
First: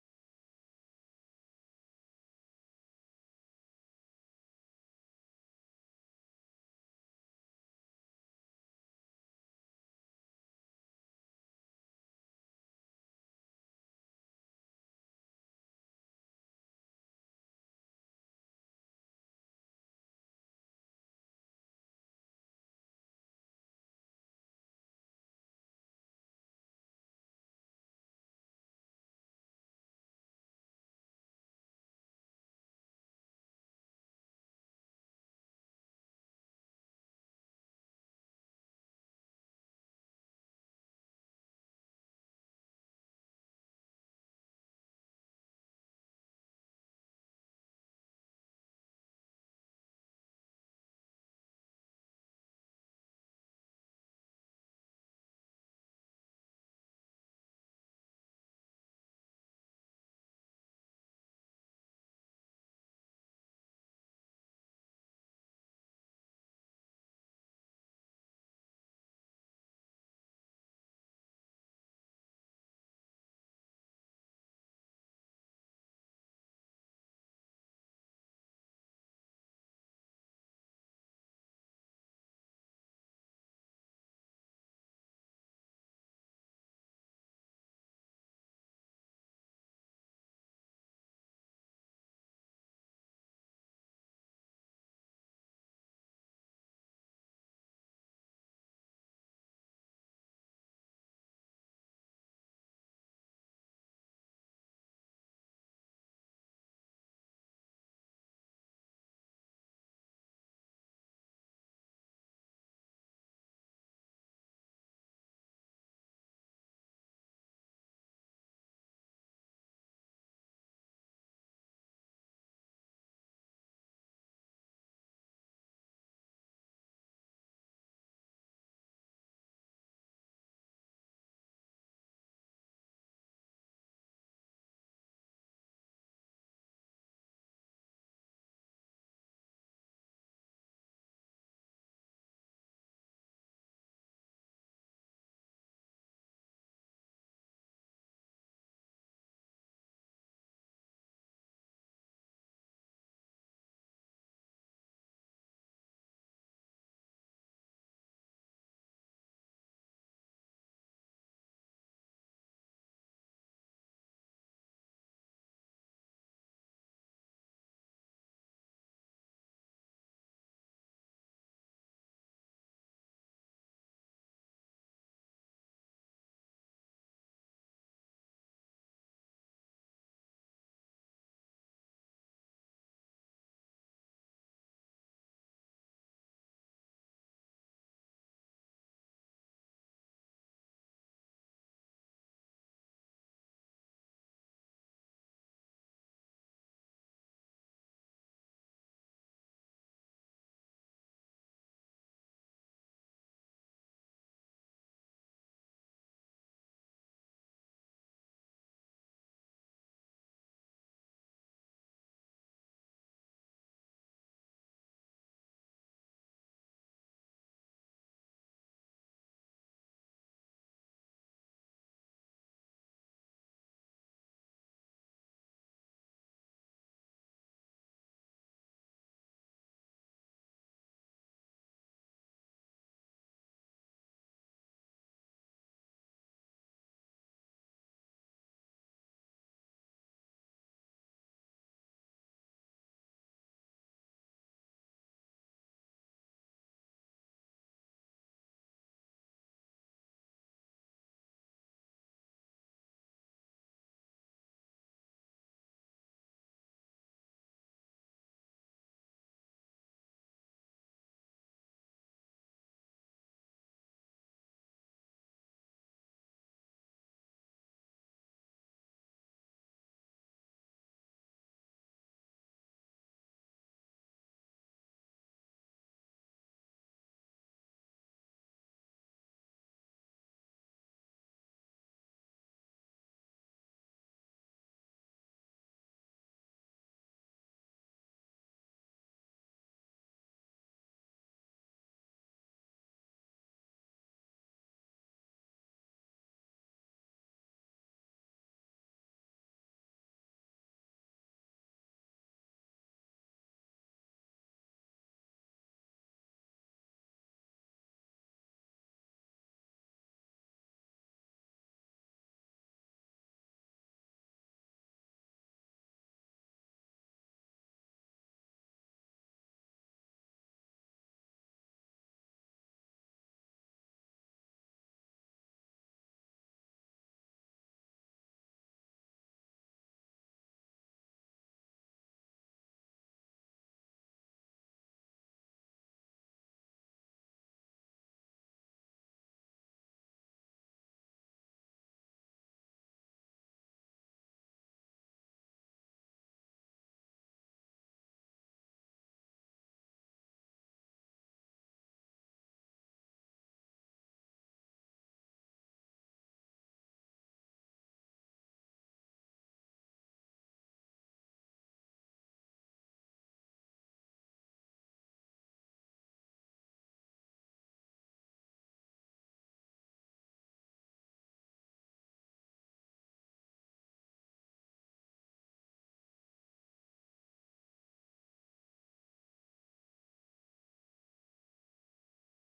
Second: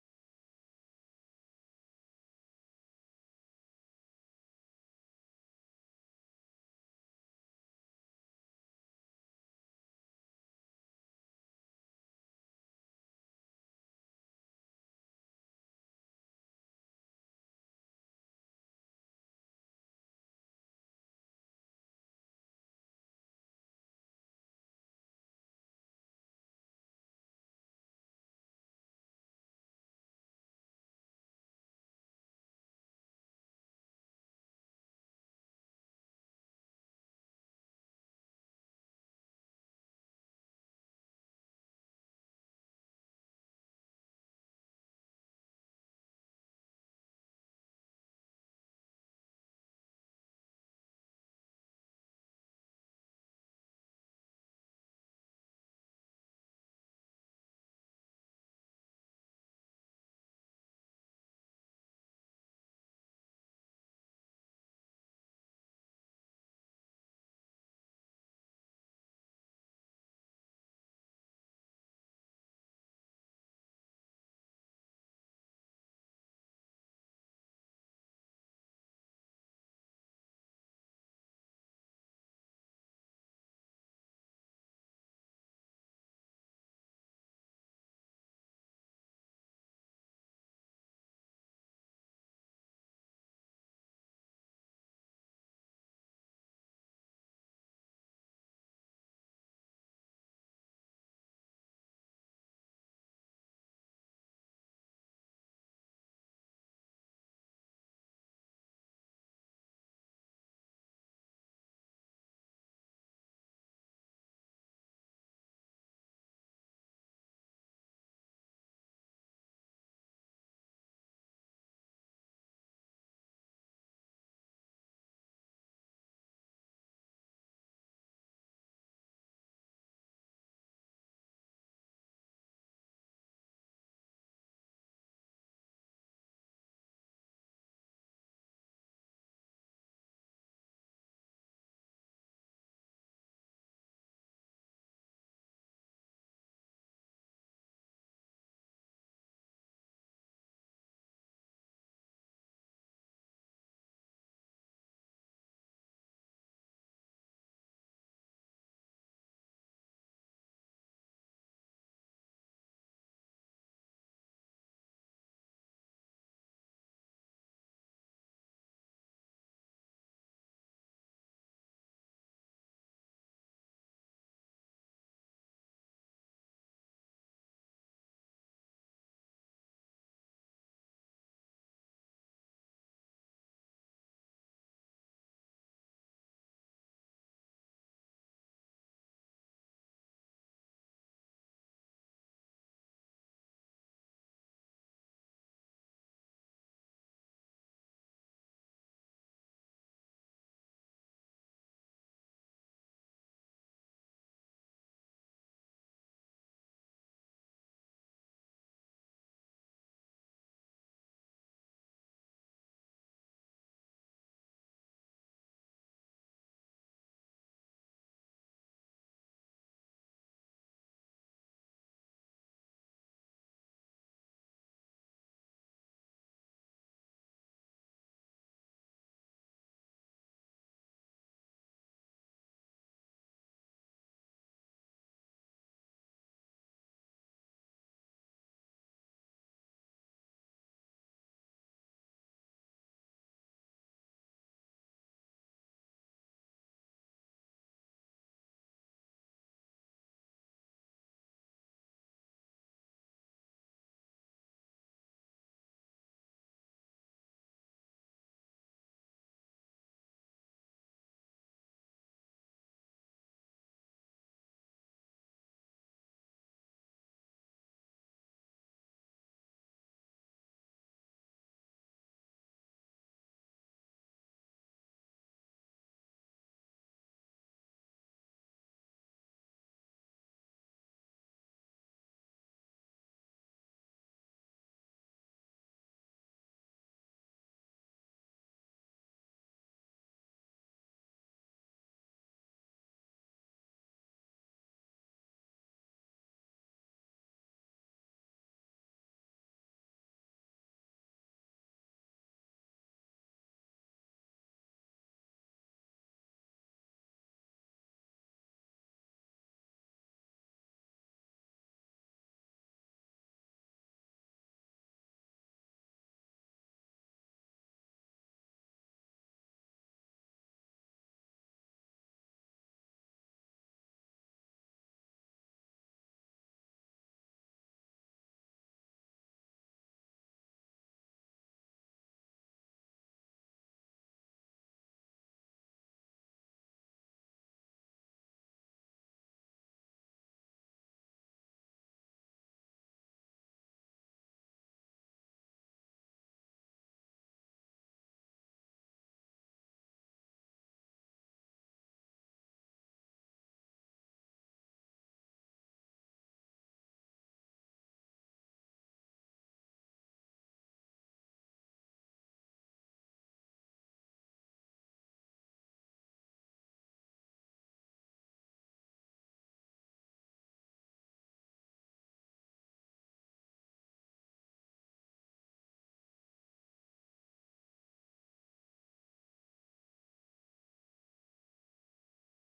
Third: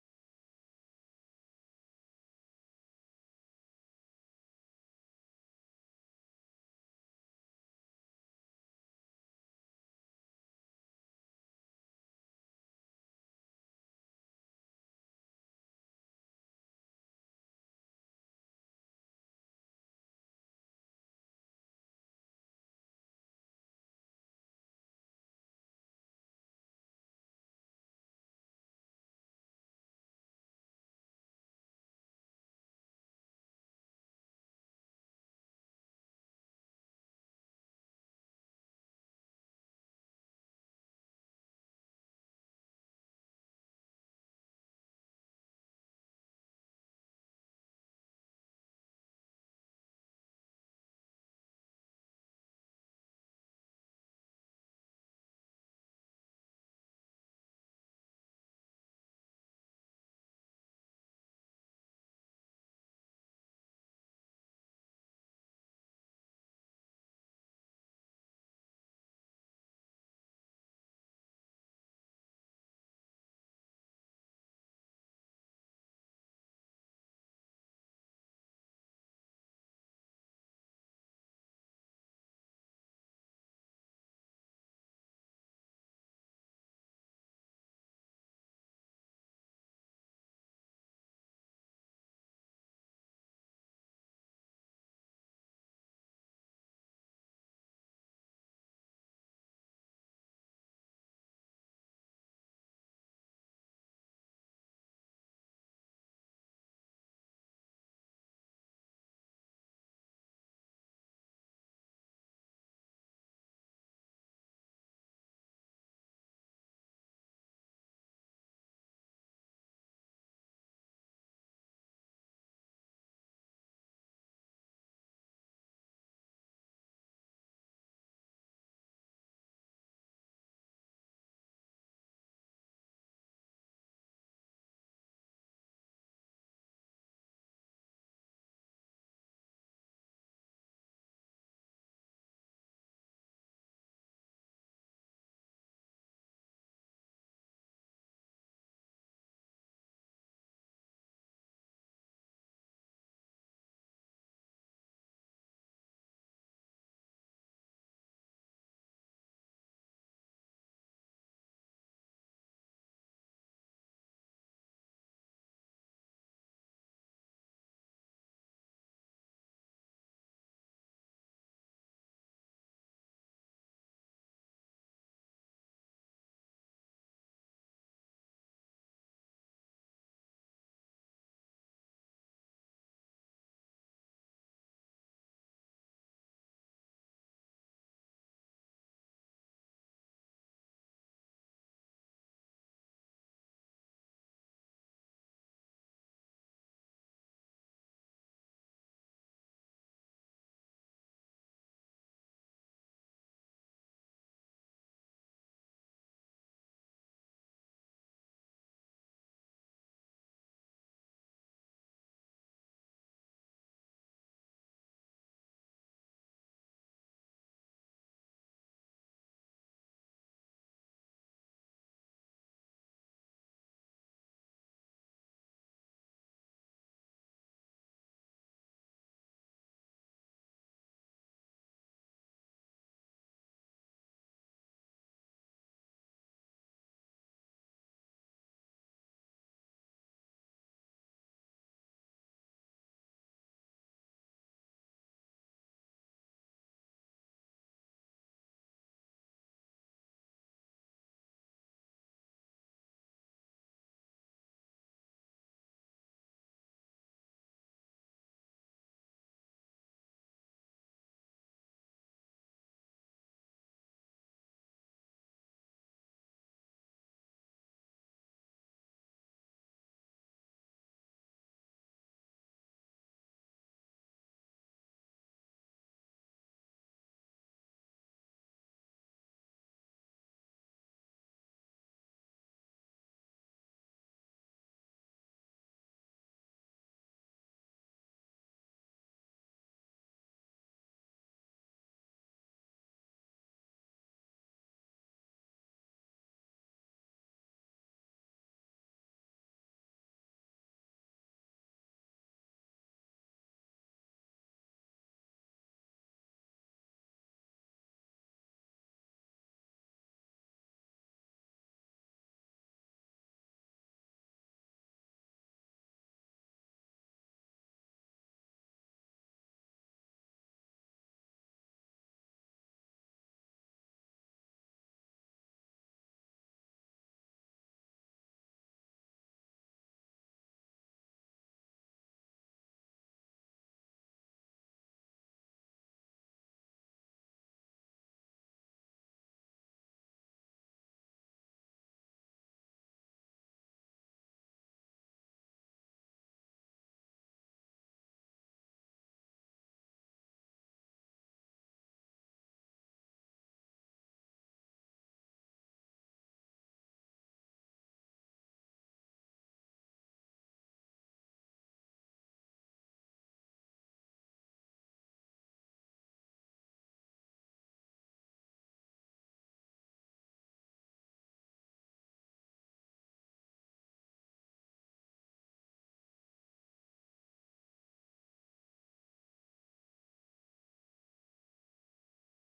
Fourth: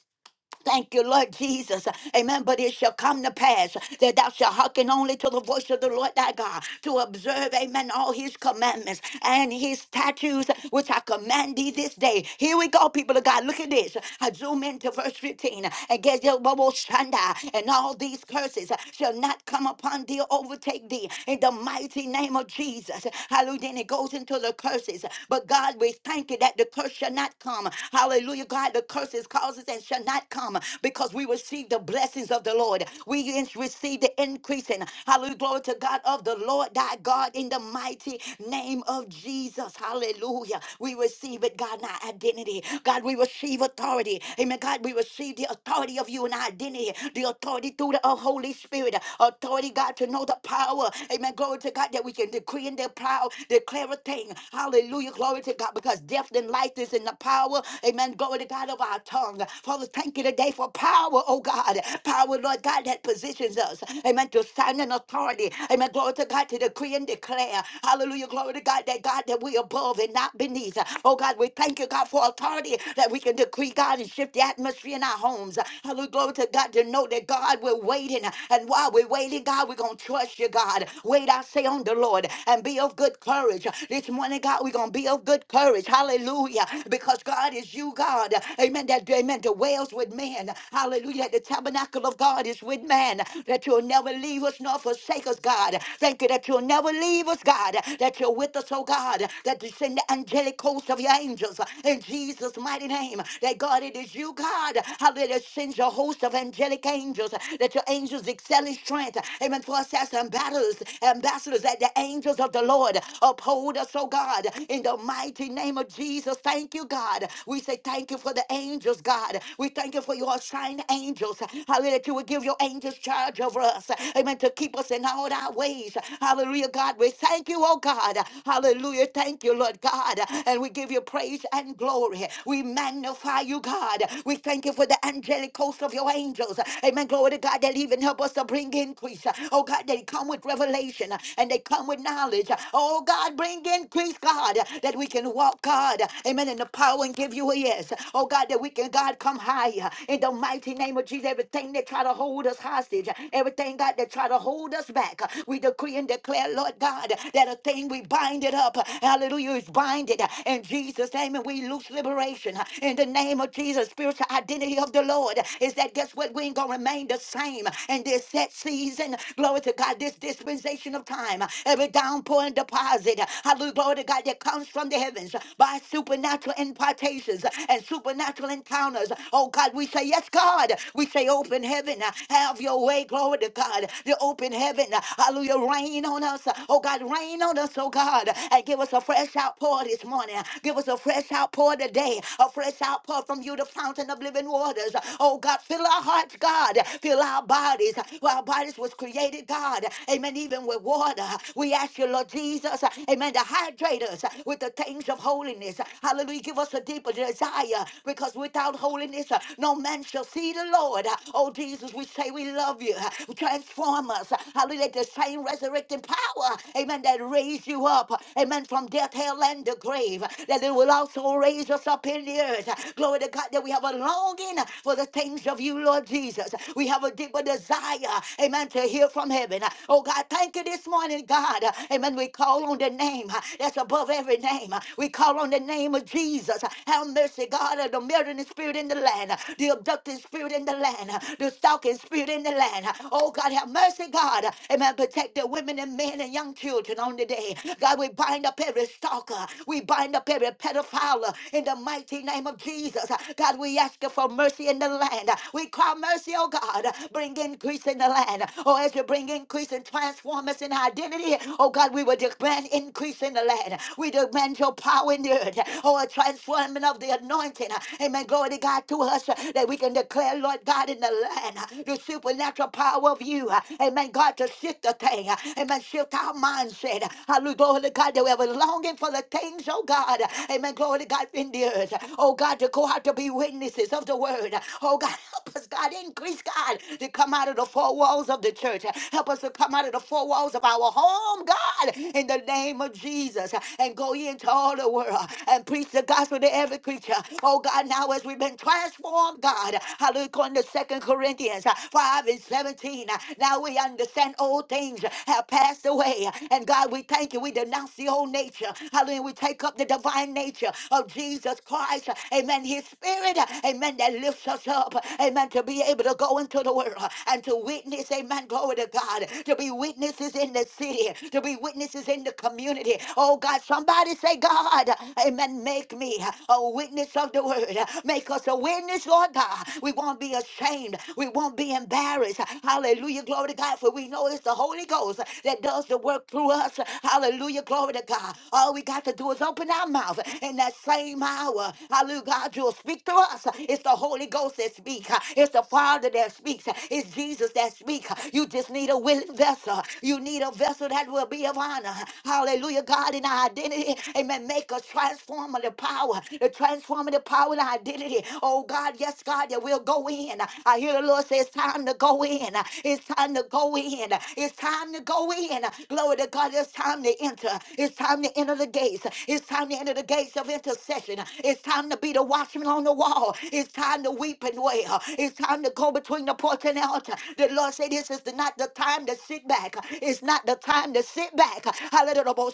[SPEAKER 1] Thank you, Lord Jesus. Amen. But it shall come to pass that thou shalt hearken only to the voice of the Lord thy God to observe, amen, all his commandments and his statutes, which I command thee this day. Here we go, people of God. Look at this. I zoom into verse 15. And get your bubble shanda, and all these curses shall not come upon thee or overtake thee in the mighty name of Jesus. Hallelujah. Then it goes into the curses. But God, we thank you that the curse shall not come. Hallelujah. God, the curses causes and shall not come because we received the blessings of the Lord. We in- received the increasing. Hallelujah. Glory to God of the Lord thy God in the mighty name of Jesus. Hallelujah. We receive it, God, in our identity. God, we receive authority. Amen. God, we receive the authority of you in our identity. The authority through the uh, Holy Spirit. Authority, God, to know the power. Amen. Glory to God that we can decree and declare, declare a thing. Hallelujah. Glory to God because death and life is in the power. Amen. Glory to God of our tongue. Father, thank you today for power, oh God. Power, Lord God, that positions us. Amen. To stand in authority. Amen. Glory to God to decree and declare. Hallelujah. Glory to God that God that we above and not beneath. Oh God, we thank you, God, for authority that we can decree, God, and shift the atmosphere in our homes. Hallelujah. Glory to God to know that God, we're waiting. And while we're waiting, God, we're going to trust you, God. Wait, I say, on the Lord and be of good courage. This morning, God, we're going to be of good courage. Hallelujah. Because God is you, God. Amen. That that amen dwells with man. Hallelujah. That the tabernacle of God is with man. That you'll never leave us nor forsake us, God. Thank you that you'll never leave us, God. That you're with us, oh God. That you send the angelic host of your angels in Jesus' mighty name. That God, it is you, God. Hallelujah. That sends your host of angelic angels. That your angels excel in strength. Amen. For us as ambassadors, ambassadors, that the angels of the Lord uphold us, oh God. In the mighty name of Jesus, thank you, God. We say thank you for the the angels, God. We thank you for your assigned angels. Hallelujah. That you would give your angels charge over us. Amen. To keep us in all our ways. Hallelujah, God. We thank you, oh God. Hallelujah. Thank you, Lord God. And we give you praise and glory. We magnify you, God. We thank you for the angelic host of your angels. Amen. Glory to God that even help us to bring increase. Oh God, they come with revelation and they come with knowledge. Oh God, bring increase, God, that we can walk, God. Amen. In the power and give you a yes purpose. Oh God, that we can, God, come higher in the mighty name of Jesus. Everything that try to hold us hostage, everything, God, that try to hold us back, we decree and declare, Lord God, that a thing we bind it up. Hallelujah, is binded in Jesus' name, and we loose liberation in the name of Jesus. Spiritual identity of the Lord is that guess what? We ain't gonna remain the same in this set season. Glory to God, this dispensation of time, every downpour and deposit, hallelujah, glory to God that comes from the heavens by supernatural impartation revelations and supernatural encounters. Oh God, we say, Yes, God. We say, Open heaven, have your way. Glory to God. The open heaven, hallelujah, rain on us. Oh God, rain on us, oh God, and give us a fresh outpour this morning. Give us a fresh outpour today, a fresh outpour from you, the fountain of living waters. Oh God, fill our hearts, God. Fill our bodies. Well, Our bodies was created, God. Amen. Even with water, we ask you, Lord Jesus, amen, to hydrate us with the things of holiness. Hallelujah. Give us a deeper desire because without holiness, uh, no man shall see the Lord. Uh, Oh, Jesus, we say we love you. Uh, Transform us. Uh, Hallelujah. The same resurrecting power, amen, that raised you up, uh, amen, from death, hell, and the grave, uh, that it will also raise us up in the earth. Uh, Glory to God that we have a longing uh, for the things of you, Lord Jesus. Uh, We have a deeper desire, amen, to hear from heaven. Uh, Oh, God, thank you this morning, God. Uh, Amen. We call on the name uh, that's above every name. Uh, We call on the name of Jesus. Jesus. Have mercy, God, of the murdering spirit in the land, the abducting spirit in the land, the stalking spirit in the land. Oh, God, have mercy, God. Amen. Protect the women and men and young children on the day. God, we bind up every stalker. We bind up every pedophile in the mighty name of Jesus. God, we ask you for mercy in the land. We cry mercy, oh God. Bring increase in the land. Oh, as you bring increase and transform us in identity, oh God, we will demand increase in the land. We demand your power in the earth spirit. Oh, a transforming of the anointing. Amen. Glory to God to us uh, that we can declare, Lord God, in the land uh, the supernatural power of you. uh, Amen. God, to shift the thing. uh, Amen. Shift our mindset. uh, Hallelujah. Glory to God that we have a longing for the things, oh God. uh, Amen. Glory to God in the earth. uh, Oh God, to go out to be witnesses of the word. uh, Oh God, help us, God. Increase, God, to come out of the four walls of the church. uh, Help us to come out of the four walls of our home, God, in the name of Jesus. uh, And go into all the world world and preach the gospel to every creature. Oh God, now as we've been transformed, God, hallelujah, according to Second Corinthians uh, 5 and 17, uh, now we understand old things have passed away. And God, we thank you. We denounce the old nature. Hallelujah. We take up the divine nature of Jesus Christ. Amen. His spirit, amen, that lifts us up. Amen. To be able to go into the world and to witness, amen, glory to God. To be witnesses in the city, to be witnesses in the community. Oh God, somebody say, God. God, amen, make me a witness of the word. Make us a witness, Lord God. We won't be ashamed. We won't be embarrassed. Hallelujah, glory to God, for we know it's the Holy Ghost that does the work through us. Hallelujah, glory to God. All we got to do is open our mouth in that same hour. Hallelujah, God, you'll speak through us. It's the Holy Ghost that speaks. It's the Father that speaks. It's Jesus that speaks. You just need a willing vessel. You need a vessel that will be of honor. Hallelujah, God, in our identity. Amen. Make us transformative power, the transformative power and identity. Oh God, yes, God, that we'll go in. I hear the Lord say it's time to go in. It's time to go in. It's time to go in. Glory to God, it's time to enter. It's time to enter the gates. It's time to enter the gates of intercession. It's time to be the watchman on the wall. It's time to weep and wail. It's time to go between the porch and the altar. The Lord said this is the- not the time to sit back. It's not the time to sit back. Hallelujah.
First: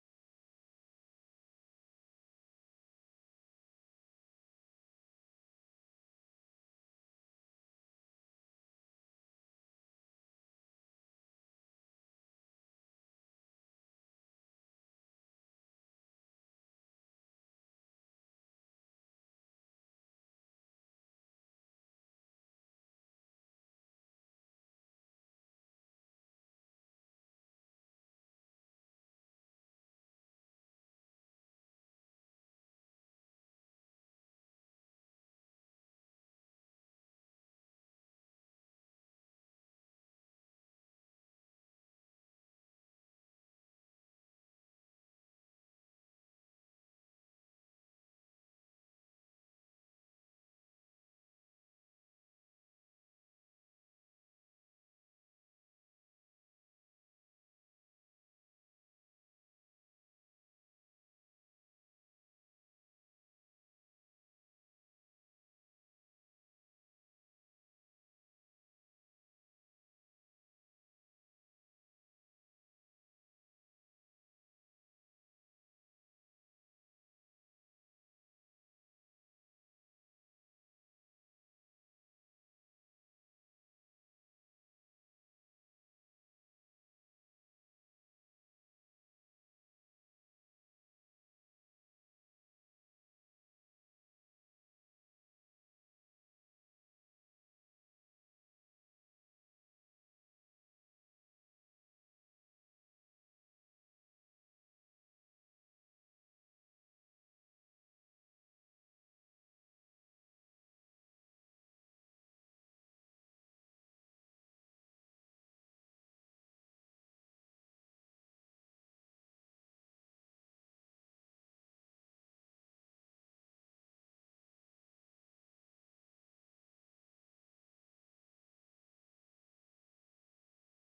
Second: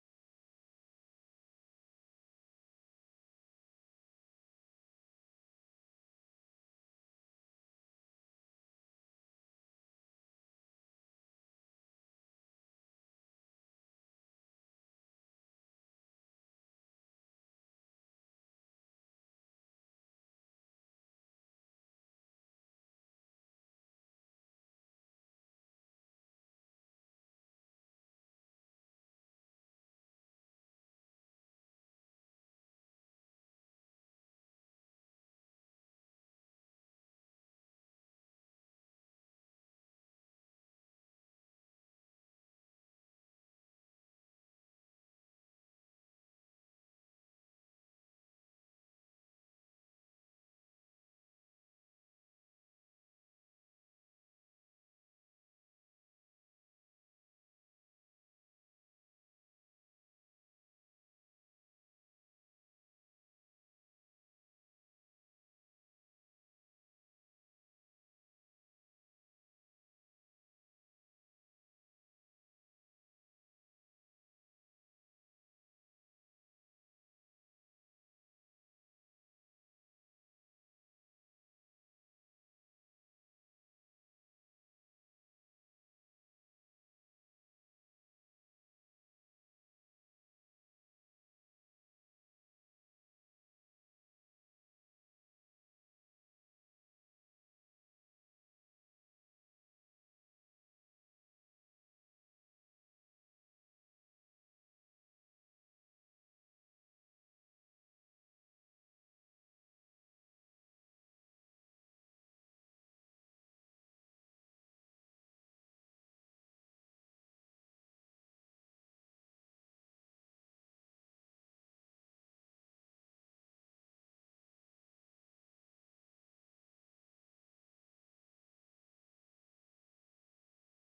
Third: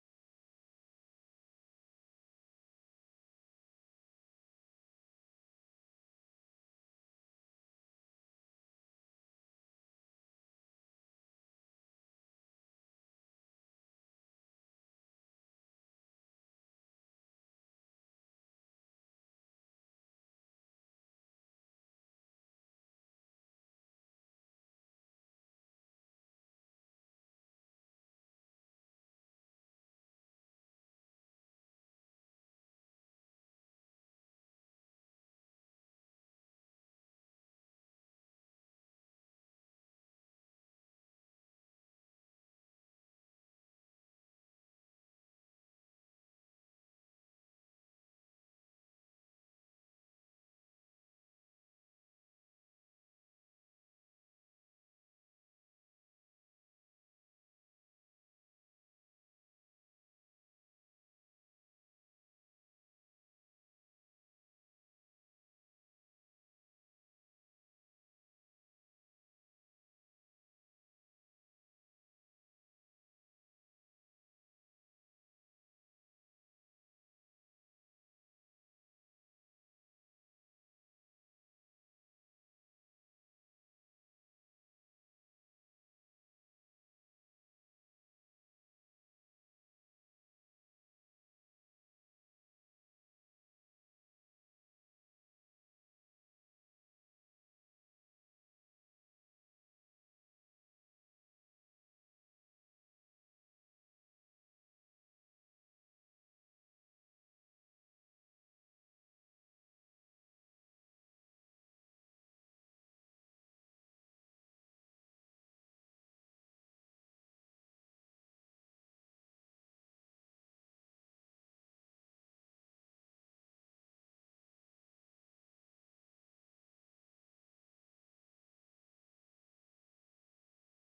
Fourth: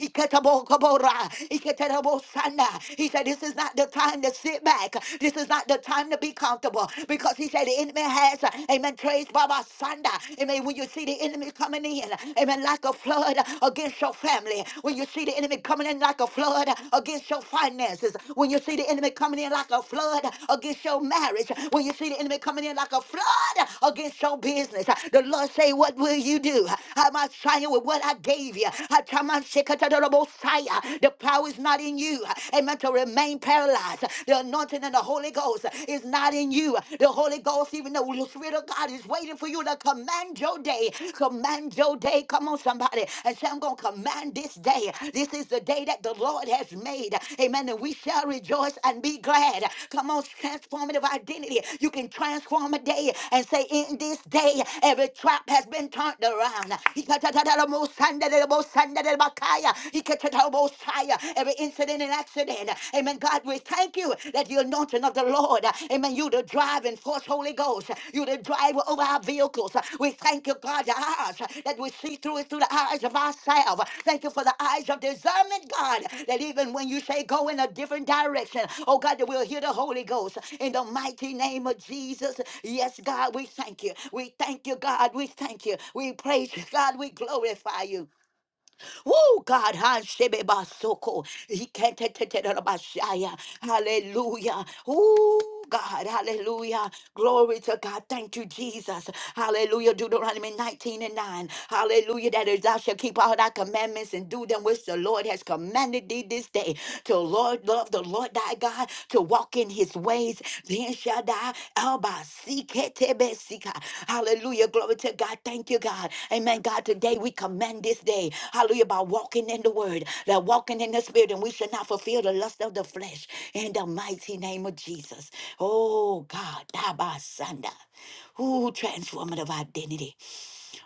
[SPEAKER 1] Iketabokobora, Iketabosana. He said, This is not the time to sit back. This is not the time to be comfortable. Because he said the enemy has, amen, praise Baba Sanda. Amen. When you see the enemy coming in, amen, like a flood against your family. When you see the enemy coming in like a flood against your finances. When you see the enemy coming in like a flood against your marriage. When you see the enemy coming in like a flood against your business. The Lord say, What will you do? I'm not trying with what I gave you. How the power is not in you. Amen. To remain paralyzed. The anointing and the Holy Ghost is not in you. The Holy Ghost, even though the Spirit of God is waiting for you to command your day. Command your day. Come on, somebody. And say, I'm going to command this day. This is the day that the Lord has made. Amen. And we shall rejoice and be glad. Come on, transformative identity. You can transform a day and say, In this day, every trap has been turned around. Every incident and accident. Amen. God, we thank you that the anointing of the Lord. Amen. You the driving force, Holy Ghost. You the driver over our vehicles. We thank you, God, the eyes that we see through it through the eyes of ourselves. Thank you for the eyes of discernment, God, that even when you say go in a different direction, oh God, that we'll hear the Holy Ghost in the mighty name of Jesus. Yes, God, we thank you. We thank you, God. We thank you. We praise you, God. We glorify you. Oh God, ha, shebe basoko. Iketeteterabashaya. hallelujah. Oh God, hallelujah. Glory to God. Thank you, Jesus. Hallelujah. Deuteronomy 19 and 9. Hallelujah. That is, thou shalt keep all thy commandments and do them which the Lord has commanded thee this day. To Lord, love the Lord thy God, to walk in walk in his ways. Then Shaddai, Alba, Siketebesika. Hallelujah. Glory to God. Thank you, God. Amen. God, today we commend this day. Hallelujah. By walking in the word, that walking in the spirit, and we should not fulfill the lust of the flesh in the mighty name of Jesus. Oh God, Abba Sanda. transformative identity.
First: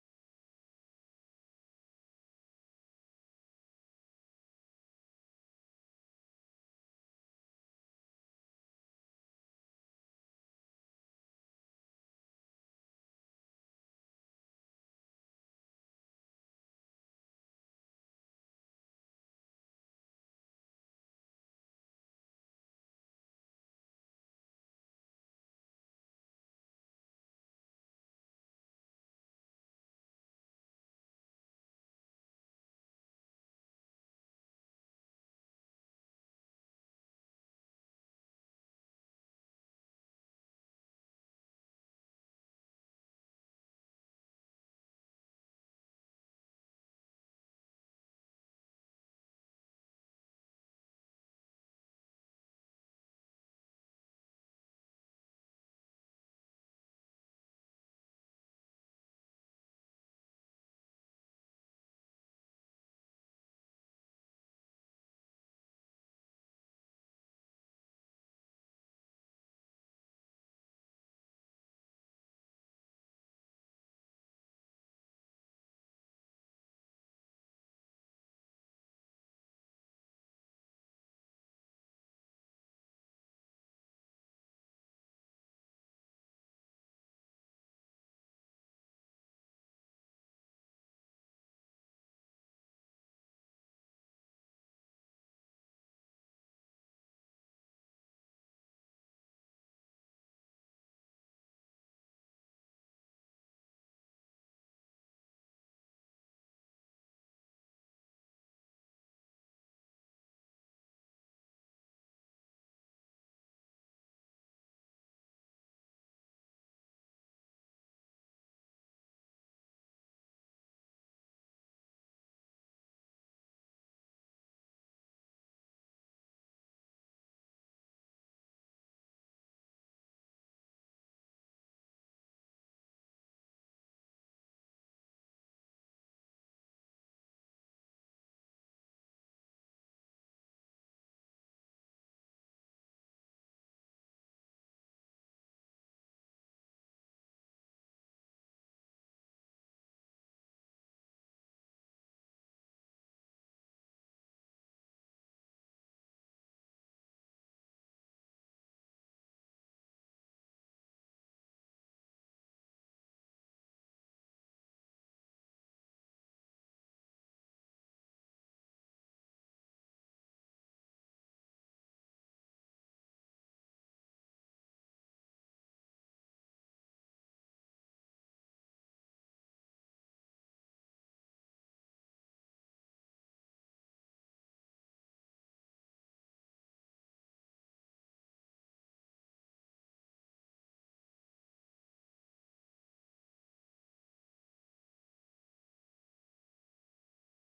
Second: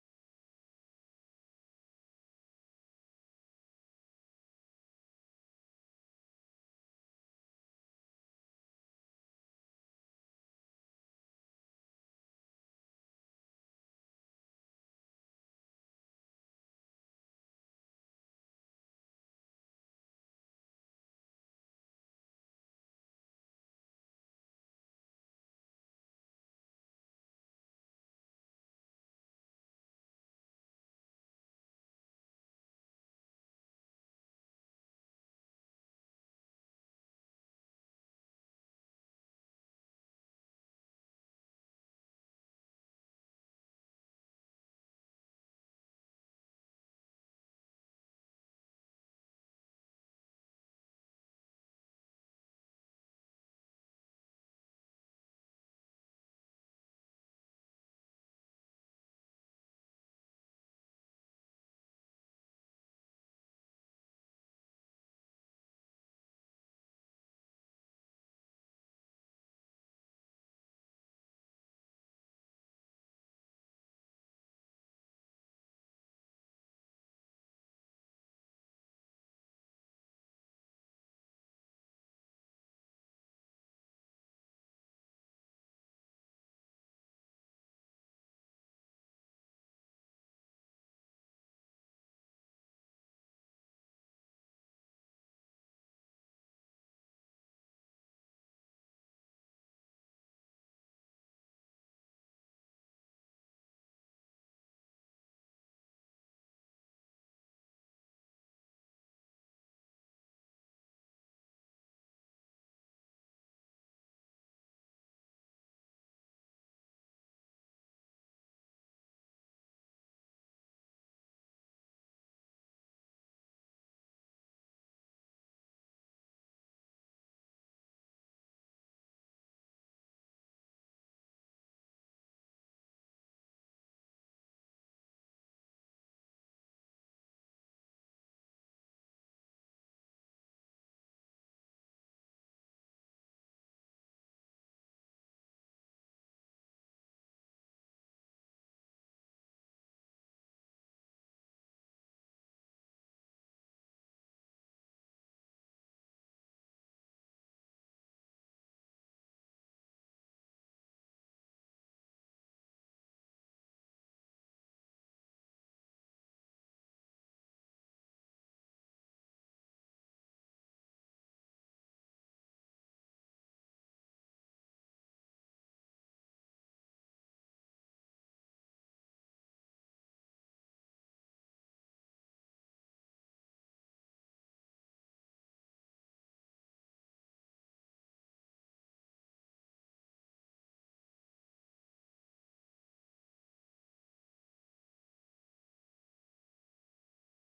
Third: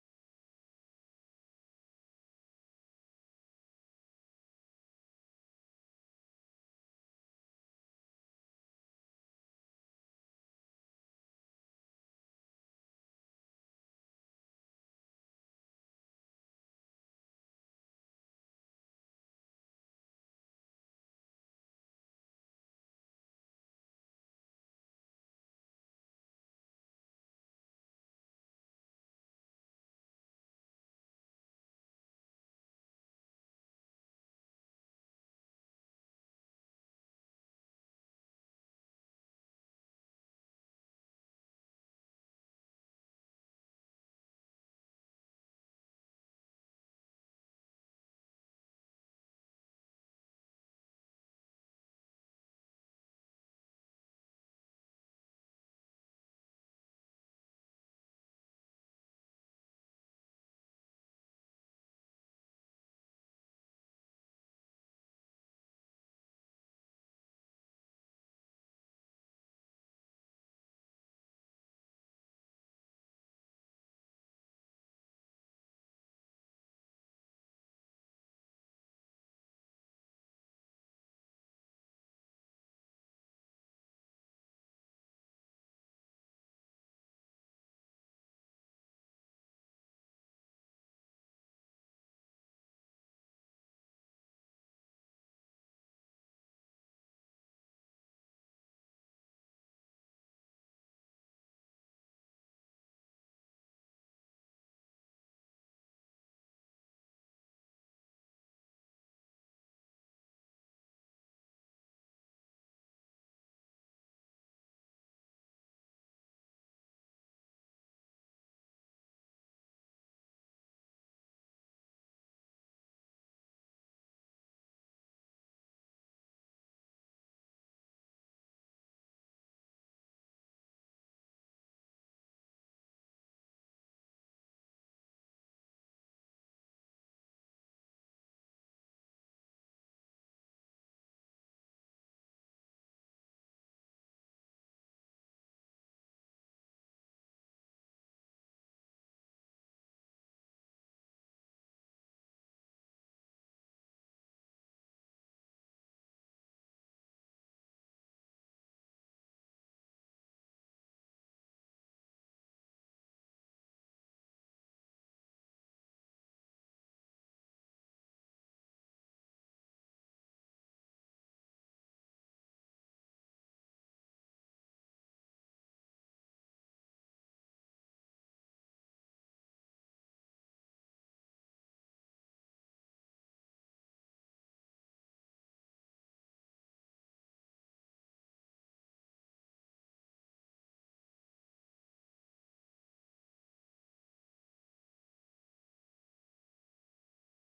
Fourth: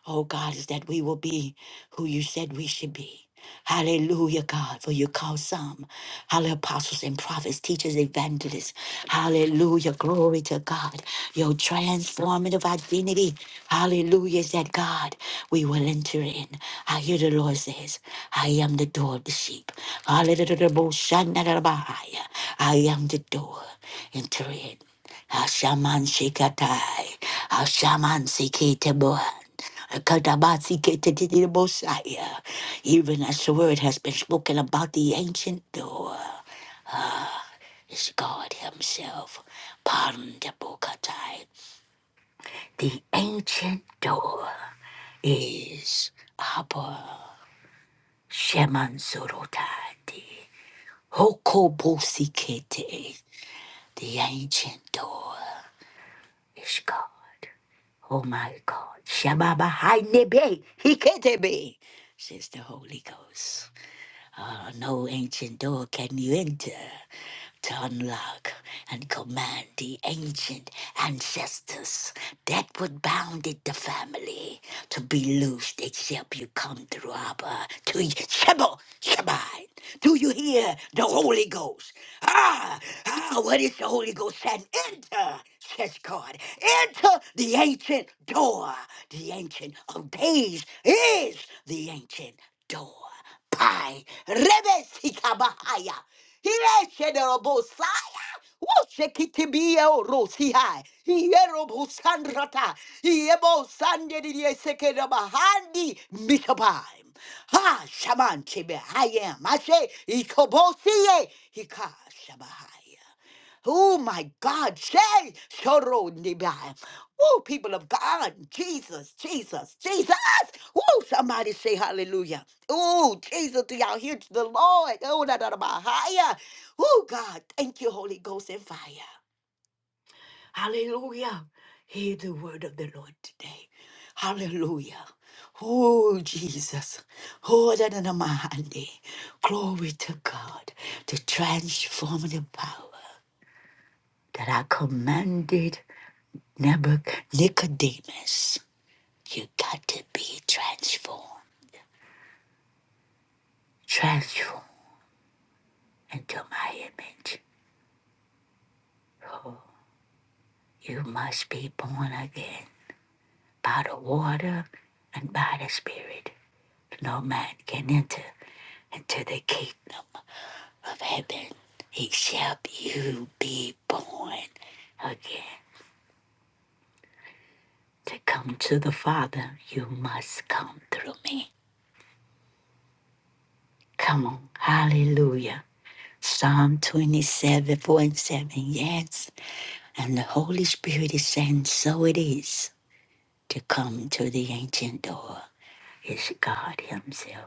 [SPEAKER 1] Oh God, is that we will be who you said we should be. Hallelujah, God, for you call some, hallelujah, apostles and prophets, teachers, evangelists. Hallelujah, glory to God. Your transformative identity, hallelujah, is that God, we will enter in. I hear the Lord says, I am the door of the sheep. Hallelujah, I am the door. Enter in. Ashaman Shikatai, Ashaman Sikitebohan, Kadabatsikitibosaya. Even as the word has been spoken about the ancient door, is God Himself, Pandabukatai. The ancient door is Abba Shemansurotati, Hokobosikete. The ancient door is God. Oh my God. Shababa Hainebe Hiketebe, says the Holy Ghost door, no ancient door can you enter to unlock and command the ancient ancestors that would bounded the family to be loosed except you come through Abba to Shebo Shabbat. Do you hear the Holy Ghost? Ah, ah, what is the Holy Ghost saying? Enter, says God. Enter the ancient door. The ancient of days is the ancient door. Pai. Rebe sikabahaya. Hire shederobosaya. Woshekitibie orosihai. Hierobosandrata. Hiebosandediriesekerabahandi. Mikabai. Ha shaman chebe hayem. Ashe ikobosie. Hika shabahaya. Oh my God, Shay Shoro Nibai. Oh, people of God, Jesus, Jesus, Jesus. Oh, somebody say hallelujah. Oh, Jesus, do y'all hear the Lord? Oh, da da da ba, higher. Oh, God, thank you, Holy Ghost and fire. Hallelujah. Hear the word of the Lord today. Hallelujah. Oh, Jesus. Oh, da da da ma, hande. Glory to God, the transformative power that I commanded Nebuchadnezzar, you got to be transformed, transformed into my image. You must be born again by the water and by the Spirit. No man can enter into the kingdom of heaven except you be born again. To come to the Father, you must come through me. Come on, hallelujah. Psalm 27, 4 and 7. Yes. And the Holy Spirit is saying, so it is to come to the ancient door. It's God Himself,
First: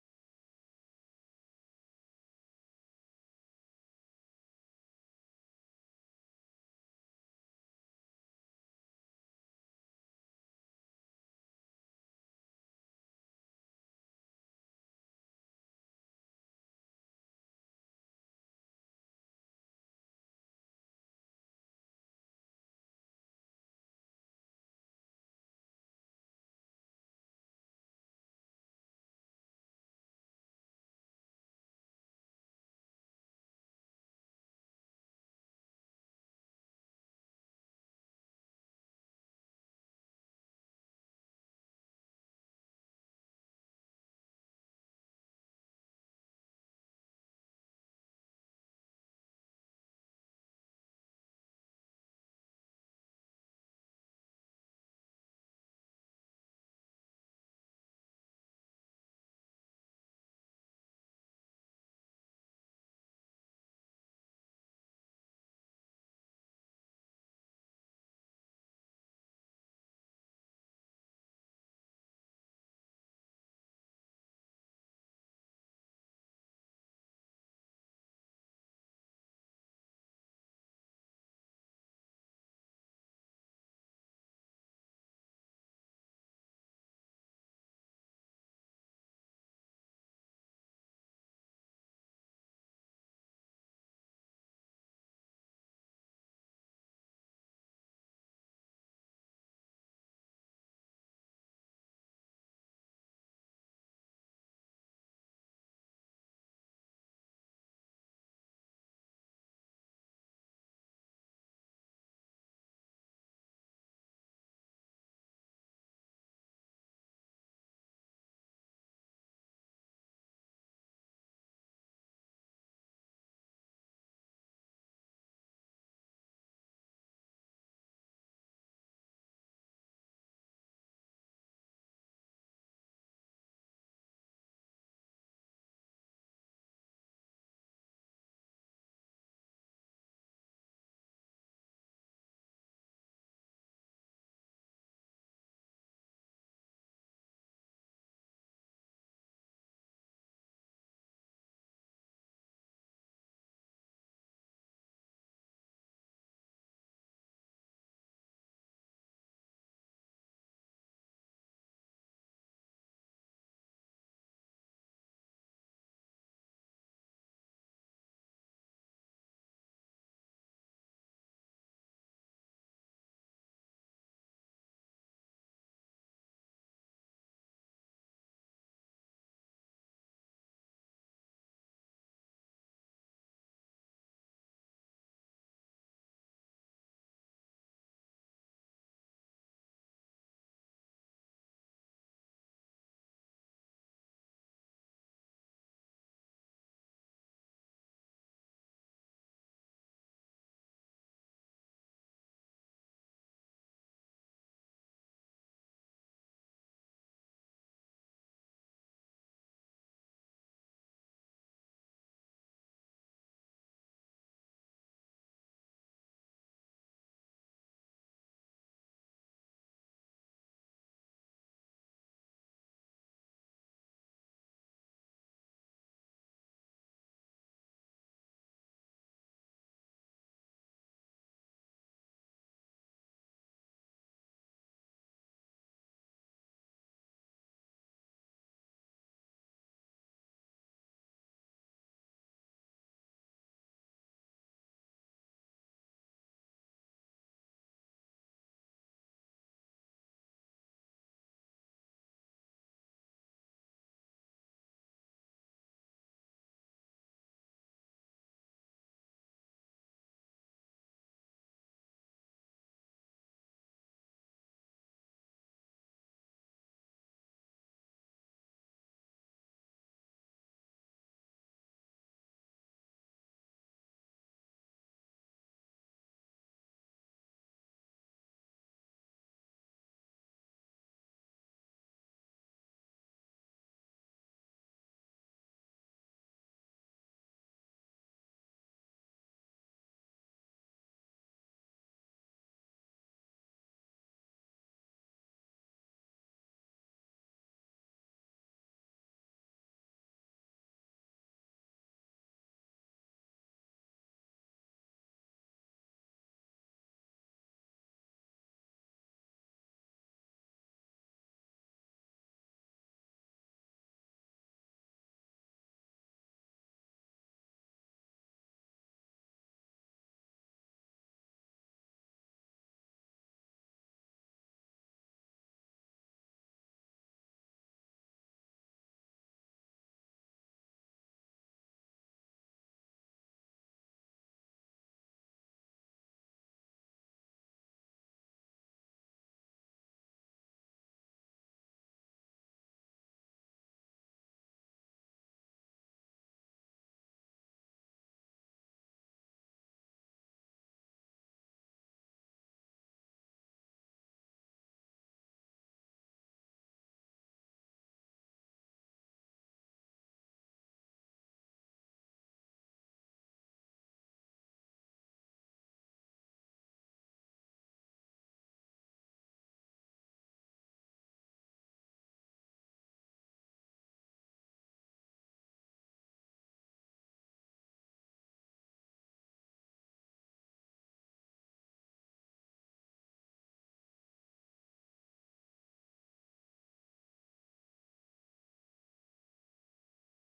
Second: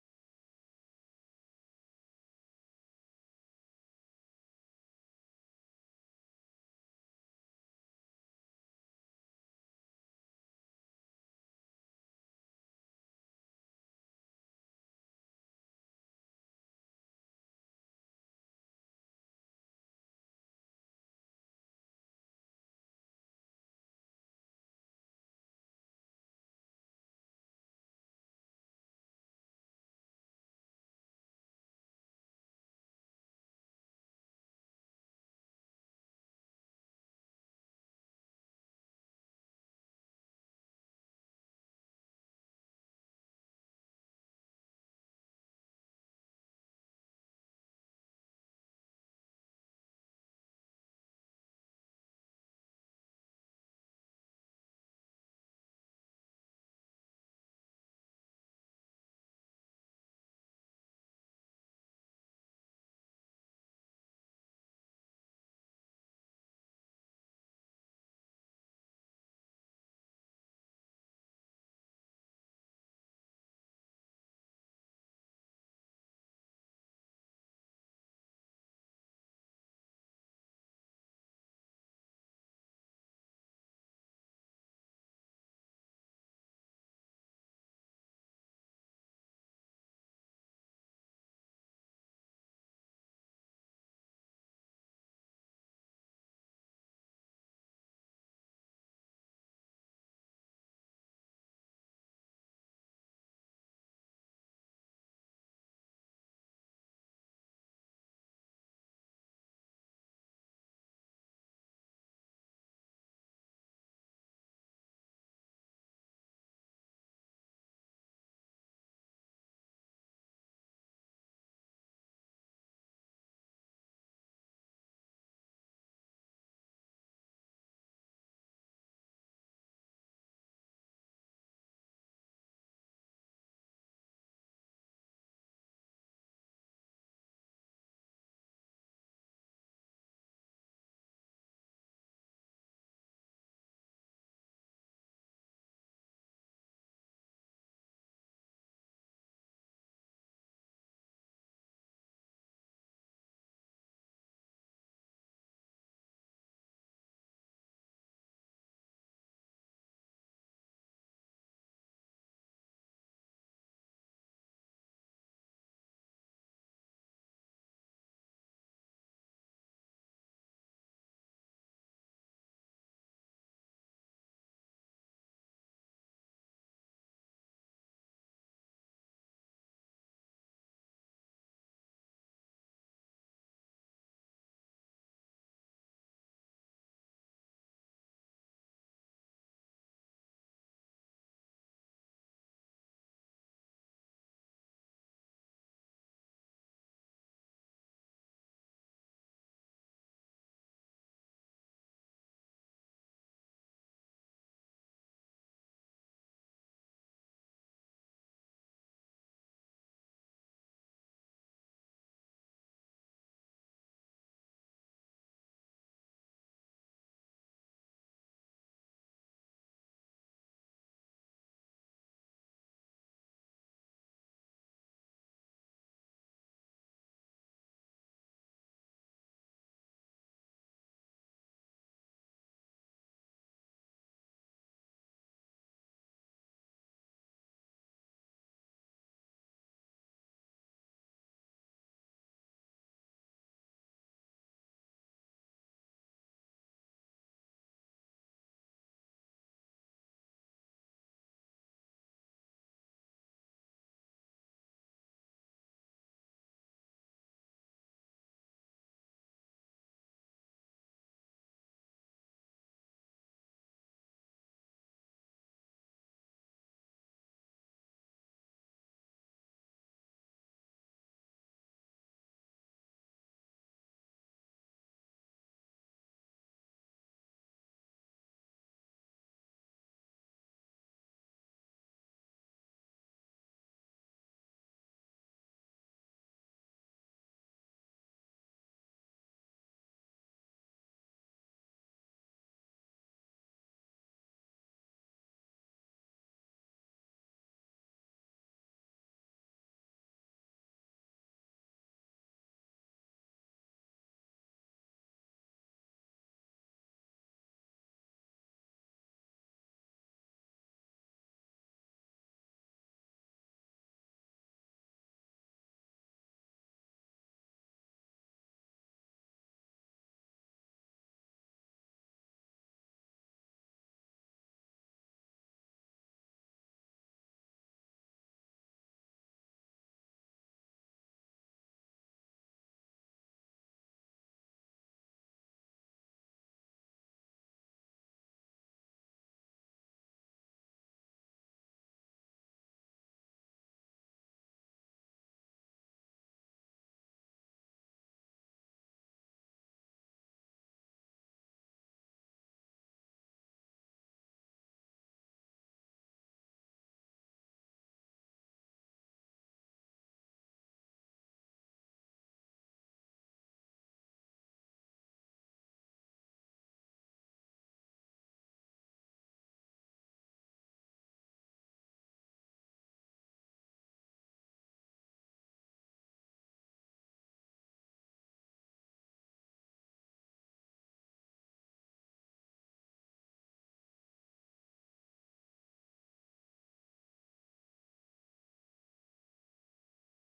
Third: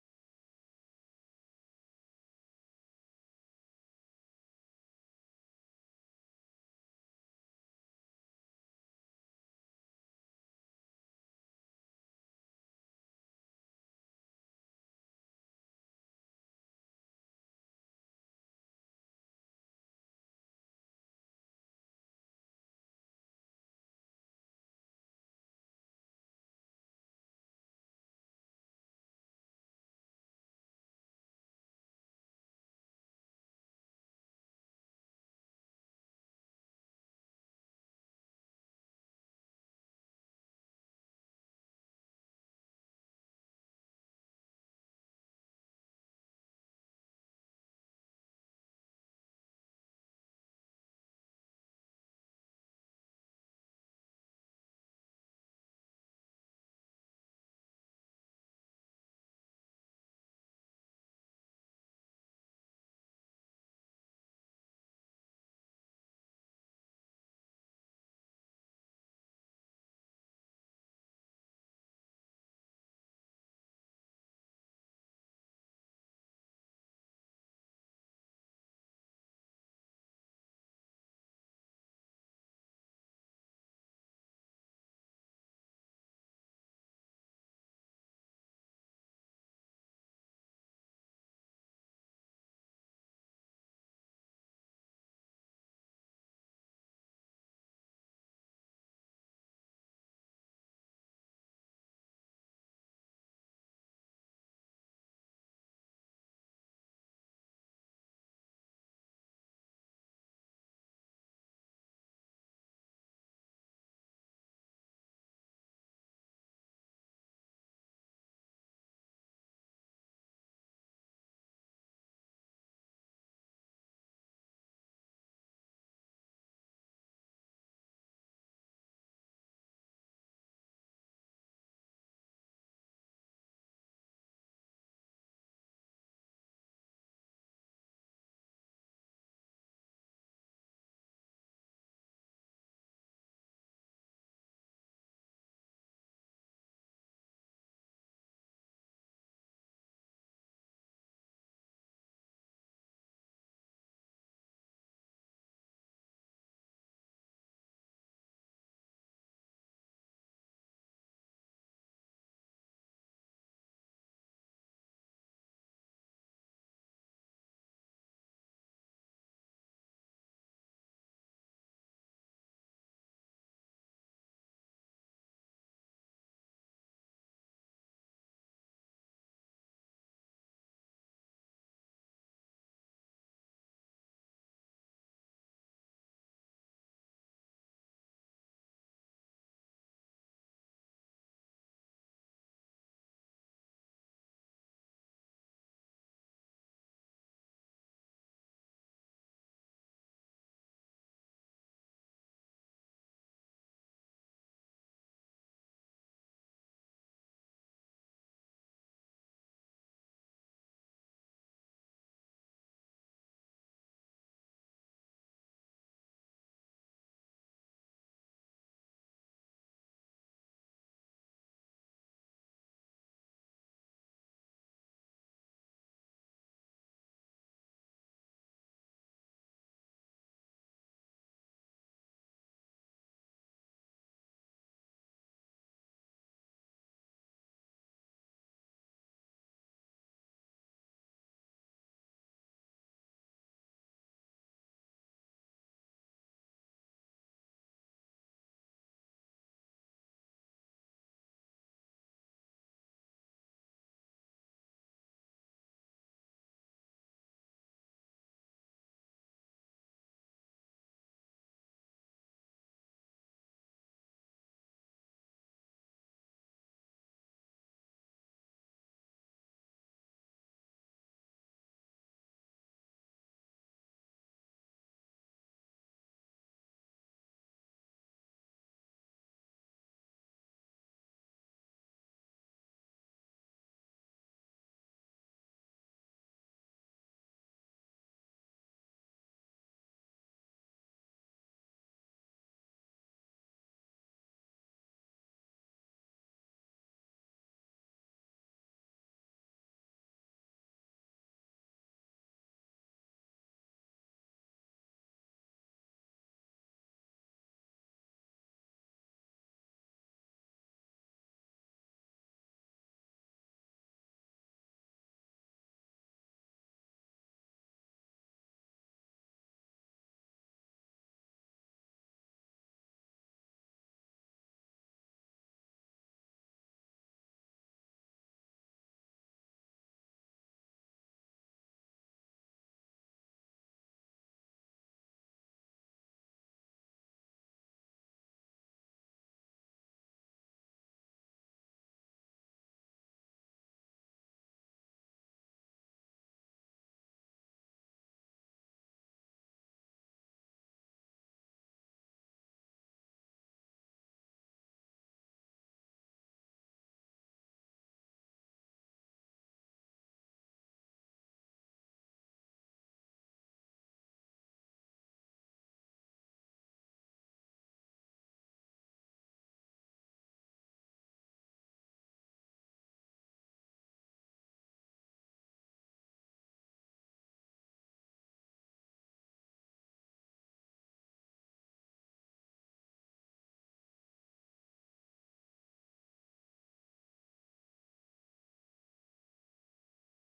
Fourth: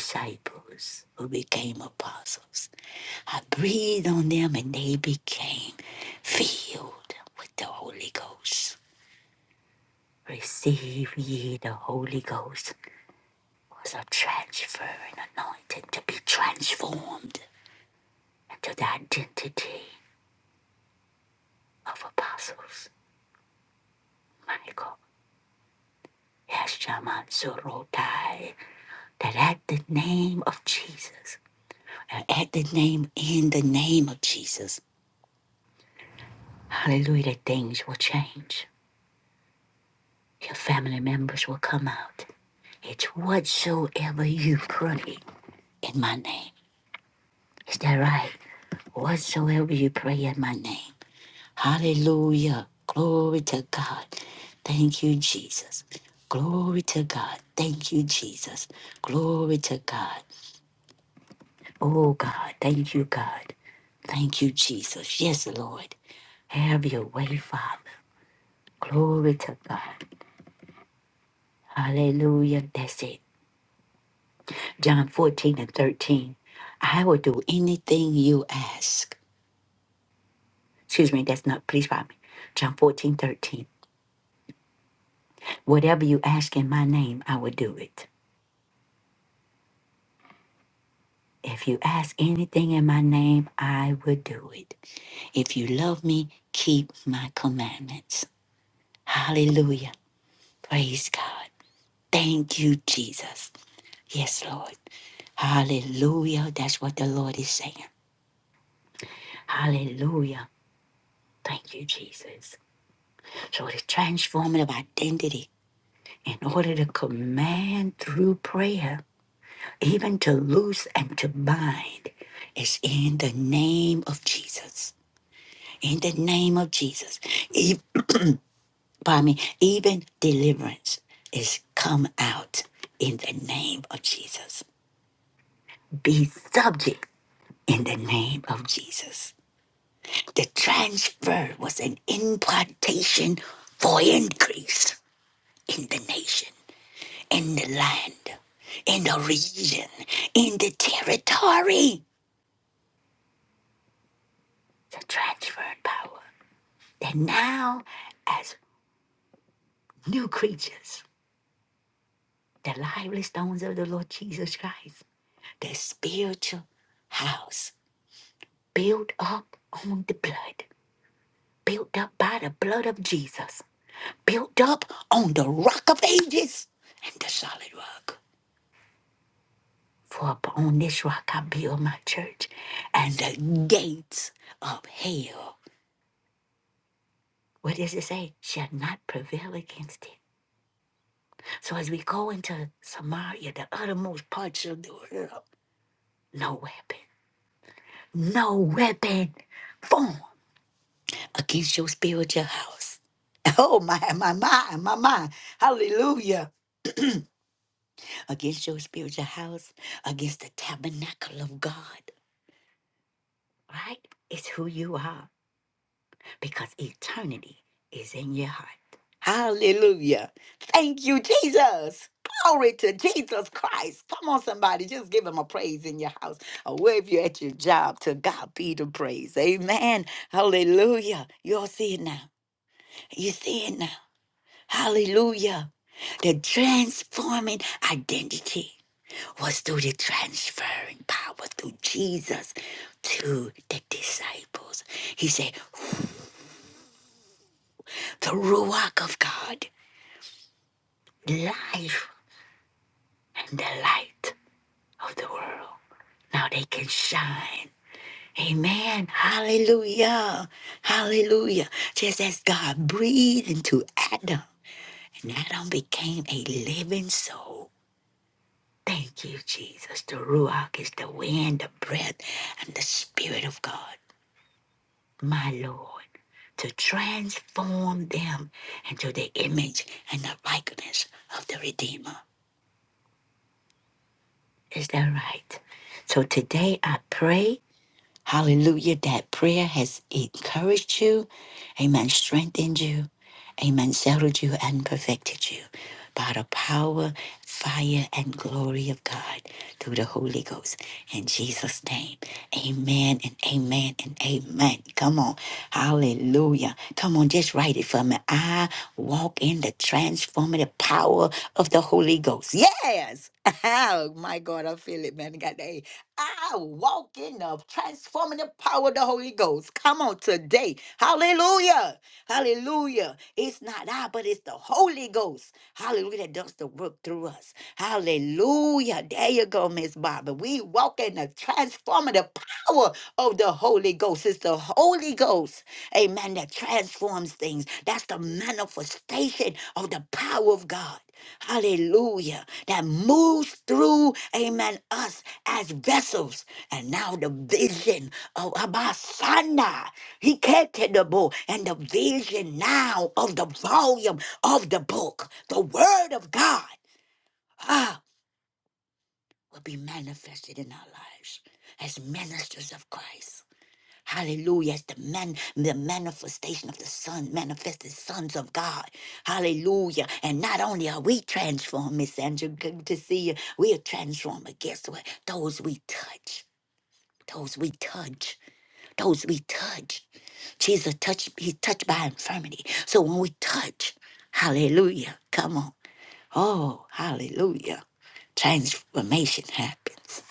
[SPEAKER 1] disciples who became apostles. I breathed on them and they became filled with the Holy Ghost. Receive ye the Holy Ghost was a transfer and anointing to be transformed into the identity of apostles. Michael. Yes, Yashamansurotai. That at the name of Jesus, at the name, in the name of Jesus, things will change. That Whatso you pray, name. Thank you, Jesus. Glory to God. Thank you, Jesus. Glory to God. Oh, God. Thank you, God. Thank you, Jesus. Yes, Lord. Have your way, Father. Glory to God. Hallelujah. That's it. John 14 and 13. I will do anything you ask. Excuse me, that's not, please pardon me. John 14 13, Whatever you ask in my name, I will do it. If you ask anything in my name, I will do it. If you love me, keep my commandments. Hallelujah. Praise God. Thank you, Jesus. Yes, Lord. Hallelujah. That's what the Lord is saying. Hallelujah. Thank you, Jesus. So the transformative identity in order to command through prayer, even to loose and to bind, is in the name of Jesus. In the name of Jesus. Even, pardon me, even deliverance is come out in the name of Jesus. Be subject in the name of Jesus. The transfer was an impartation for increase in the nation. in the land, in the region, in the territory, the transferred power. That now, as new creatures, the lively stones of the Lord Jesus Christ, the spiritual house built up on the blood, built up by the blood of Jesus, built up on the rock of ages and the solid rock. For upon this rock I build my church, and the gates of hell What does it say? Shall not prevail against it. So as we go into Samaria, the uttermost parts of the world, no weapon, no weapon formed against your spiritual house. Oh my, my, my, my, my, hallelujah. Against your spiritual house, against the tabernacle of God, right? It's who you are. because eternity is in your heart. Hallelujah. Thank you, Jesus. Glory to Jesus Christ. Come on, somebody, just give him a praise in your house or wherever you're at your job. To God be the praise. Amen. Hallelujah. you all see it now. You see it now. Hallelujah. The transforming identity was through the transferring power through Jesus to the disciples. He said, The Ruach of God. the life and the light of the world. Now they can shine. Amen. Hallelujah. Hallelujah. Just as God breathed into Adam, and Adam became a living soul. Thank you, Jesus. The Ruach is the wind, the breath, and the Spirit of God, my Lord, to transform them into the image and the likeness of the Redeemer. Is that right? So today I pray Hallelujah. That prayer has encouraged you. Amen. Strengthened you. Amen. Settled you and perfected you by the power, fire, and glory of God through the Holy Ghost. In Jesus' name. Amen and amen and amen. Come on. Hallelujah. Come on, just write it for me. I walk in the transformative power of the Holy Ghost. Yes. Oh my God, I feel it, man. God, hey, I walk in the transformative power of the Holy Ghost. Come on today. Hallelujah. Hallelujah. It's not I, but it's the Holy Ghost. Hallelujah. That does the work through us. Hallelujah. There you go, Miss Barbara. We walk in the transformative power of the Holy Ghost. It's the Holy Ghost, amen, that transforms things. That's the manifestation of the power of God hallelujah, that moves through, amen, us as vessels. And now the vision of Abasana, he kept the book, and the vision now of the volume of the book, the word of God, ah, will be manifested in our lives as ministers of Christ. Hallelujah. It's the man, the manifestation of the Son, manifested sons of God. Hallelujah. And not only are we transformed, Miss Sandra, good to see you. We are transformed, but guess what? Those we touch. Those we touch. Those we touch. Jesus touched, he's touched by infirmity. So when we touch, hallelujah. Come on. Oh, hallelujah. Transformation happens.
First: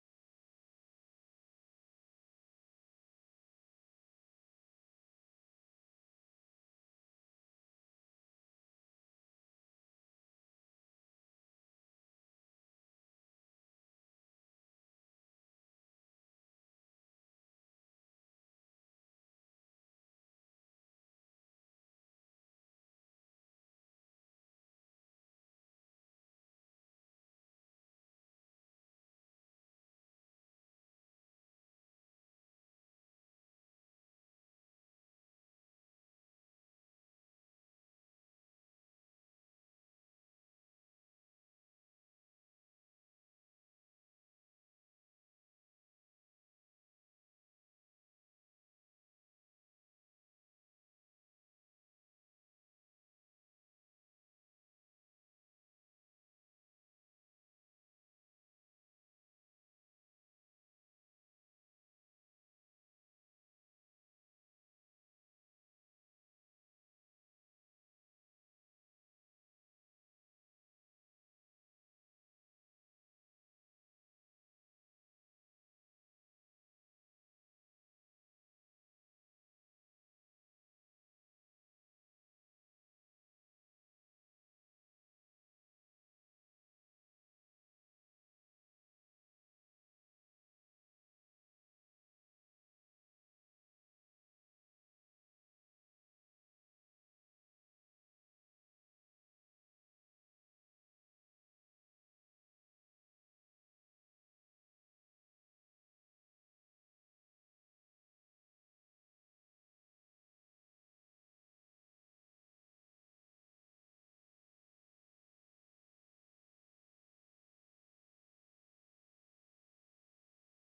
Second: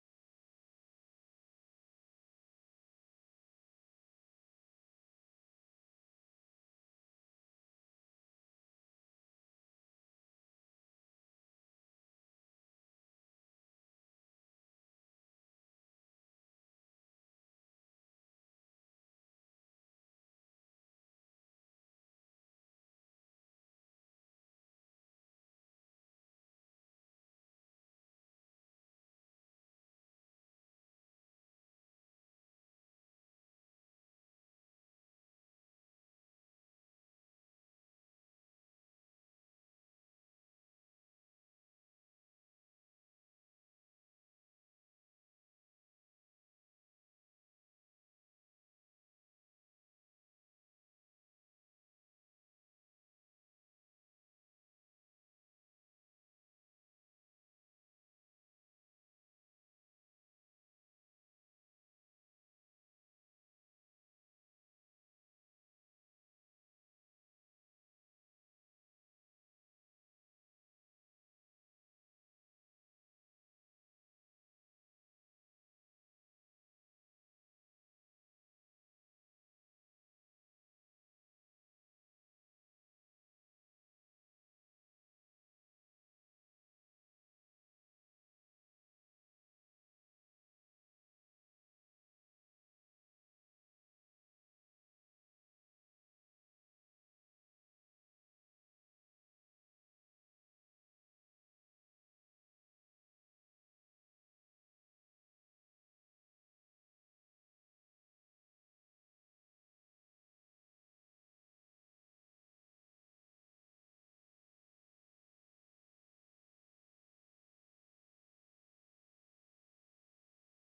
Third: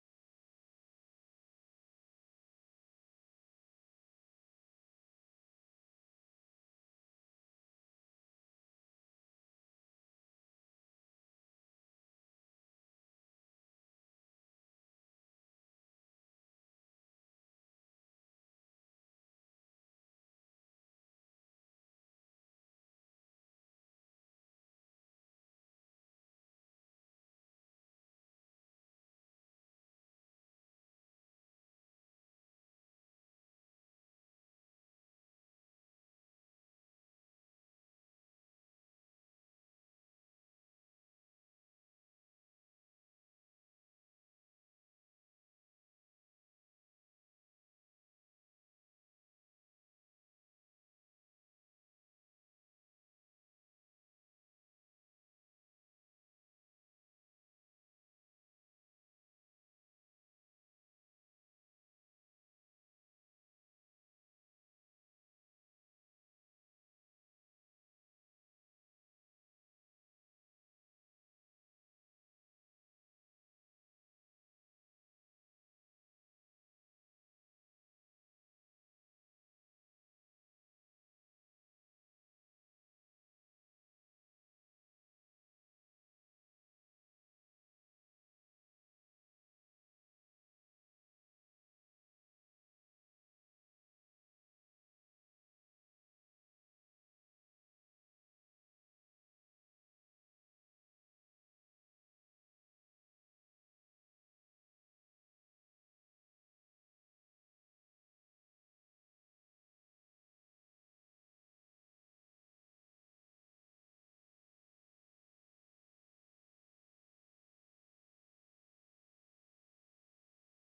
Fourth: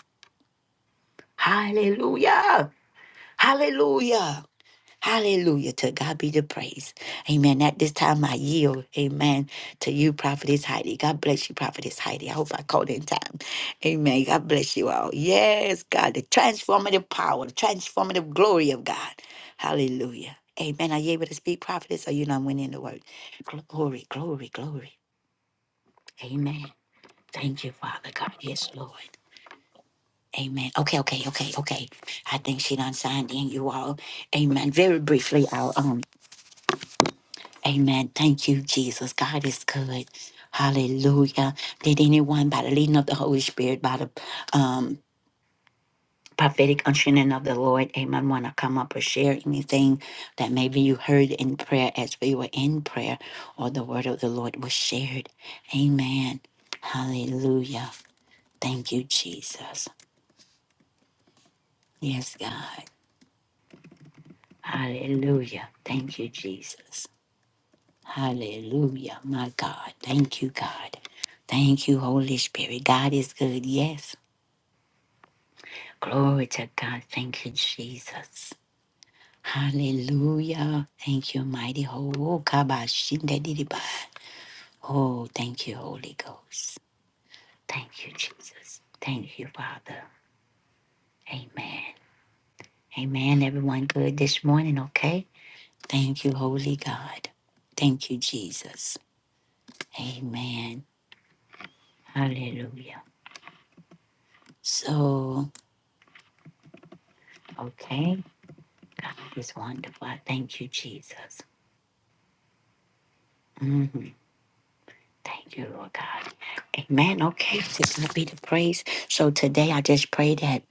[SPEAKER 1] Hallelujah. Hallelujah. Hallelujah. To God be the praise. Amen. At this time, I yield. Amen. To you, Prophetess Heidi. God bless you, Prophetess Heidi. I hope I called in time. Amen. God bless you all. Yes, God, the transformative power, the transformative glory of God. Hallelujah. Amen. Are you able to speak, Prophetess? Or you not winning the word? Glory, glory, glory. Amen. Thank you, Father God. Yes, Lord. Amen. Okay, okay, okay, okay. I think she done signed in you all. Amen. Very briefly, I'll um Amen. Thank you, Jesus. God is good. Hallelujah. Did anyone by the leading of the Holy Spirit, by the um, prophetic unctioning of the Lord, amen, want to come up or share anything that maybe you heard in prayer as we were in prayer or the word of the Lord was shared? Amen. Hallelujah. Thank you, Jesus. Yes, God. Hallelujah. Thank you, Jesus. Hallelujah, my God. Thank you, God. Thank you, Holy Spirit. God is good, yes. Glory to God. Thank you, Jesus. Hallelujah. Thank you, mighty Ho- Kabashindadidiba. Oh, thank you, Holy Ghost. Thank you, Jesus. Thank you, Father. Amen. Amen. Everyone good this morning, okay? Thank you, Holy God. Thank you, Jesus. Amen. Hallelujah. So, okay. God is wonderful. I thank you, Jesus. Mhm. Thank you, Lord God. Amen. Okay, to God be the praise. So today I just pray that,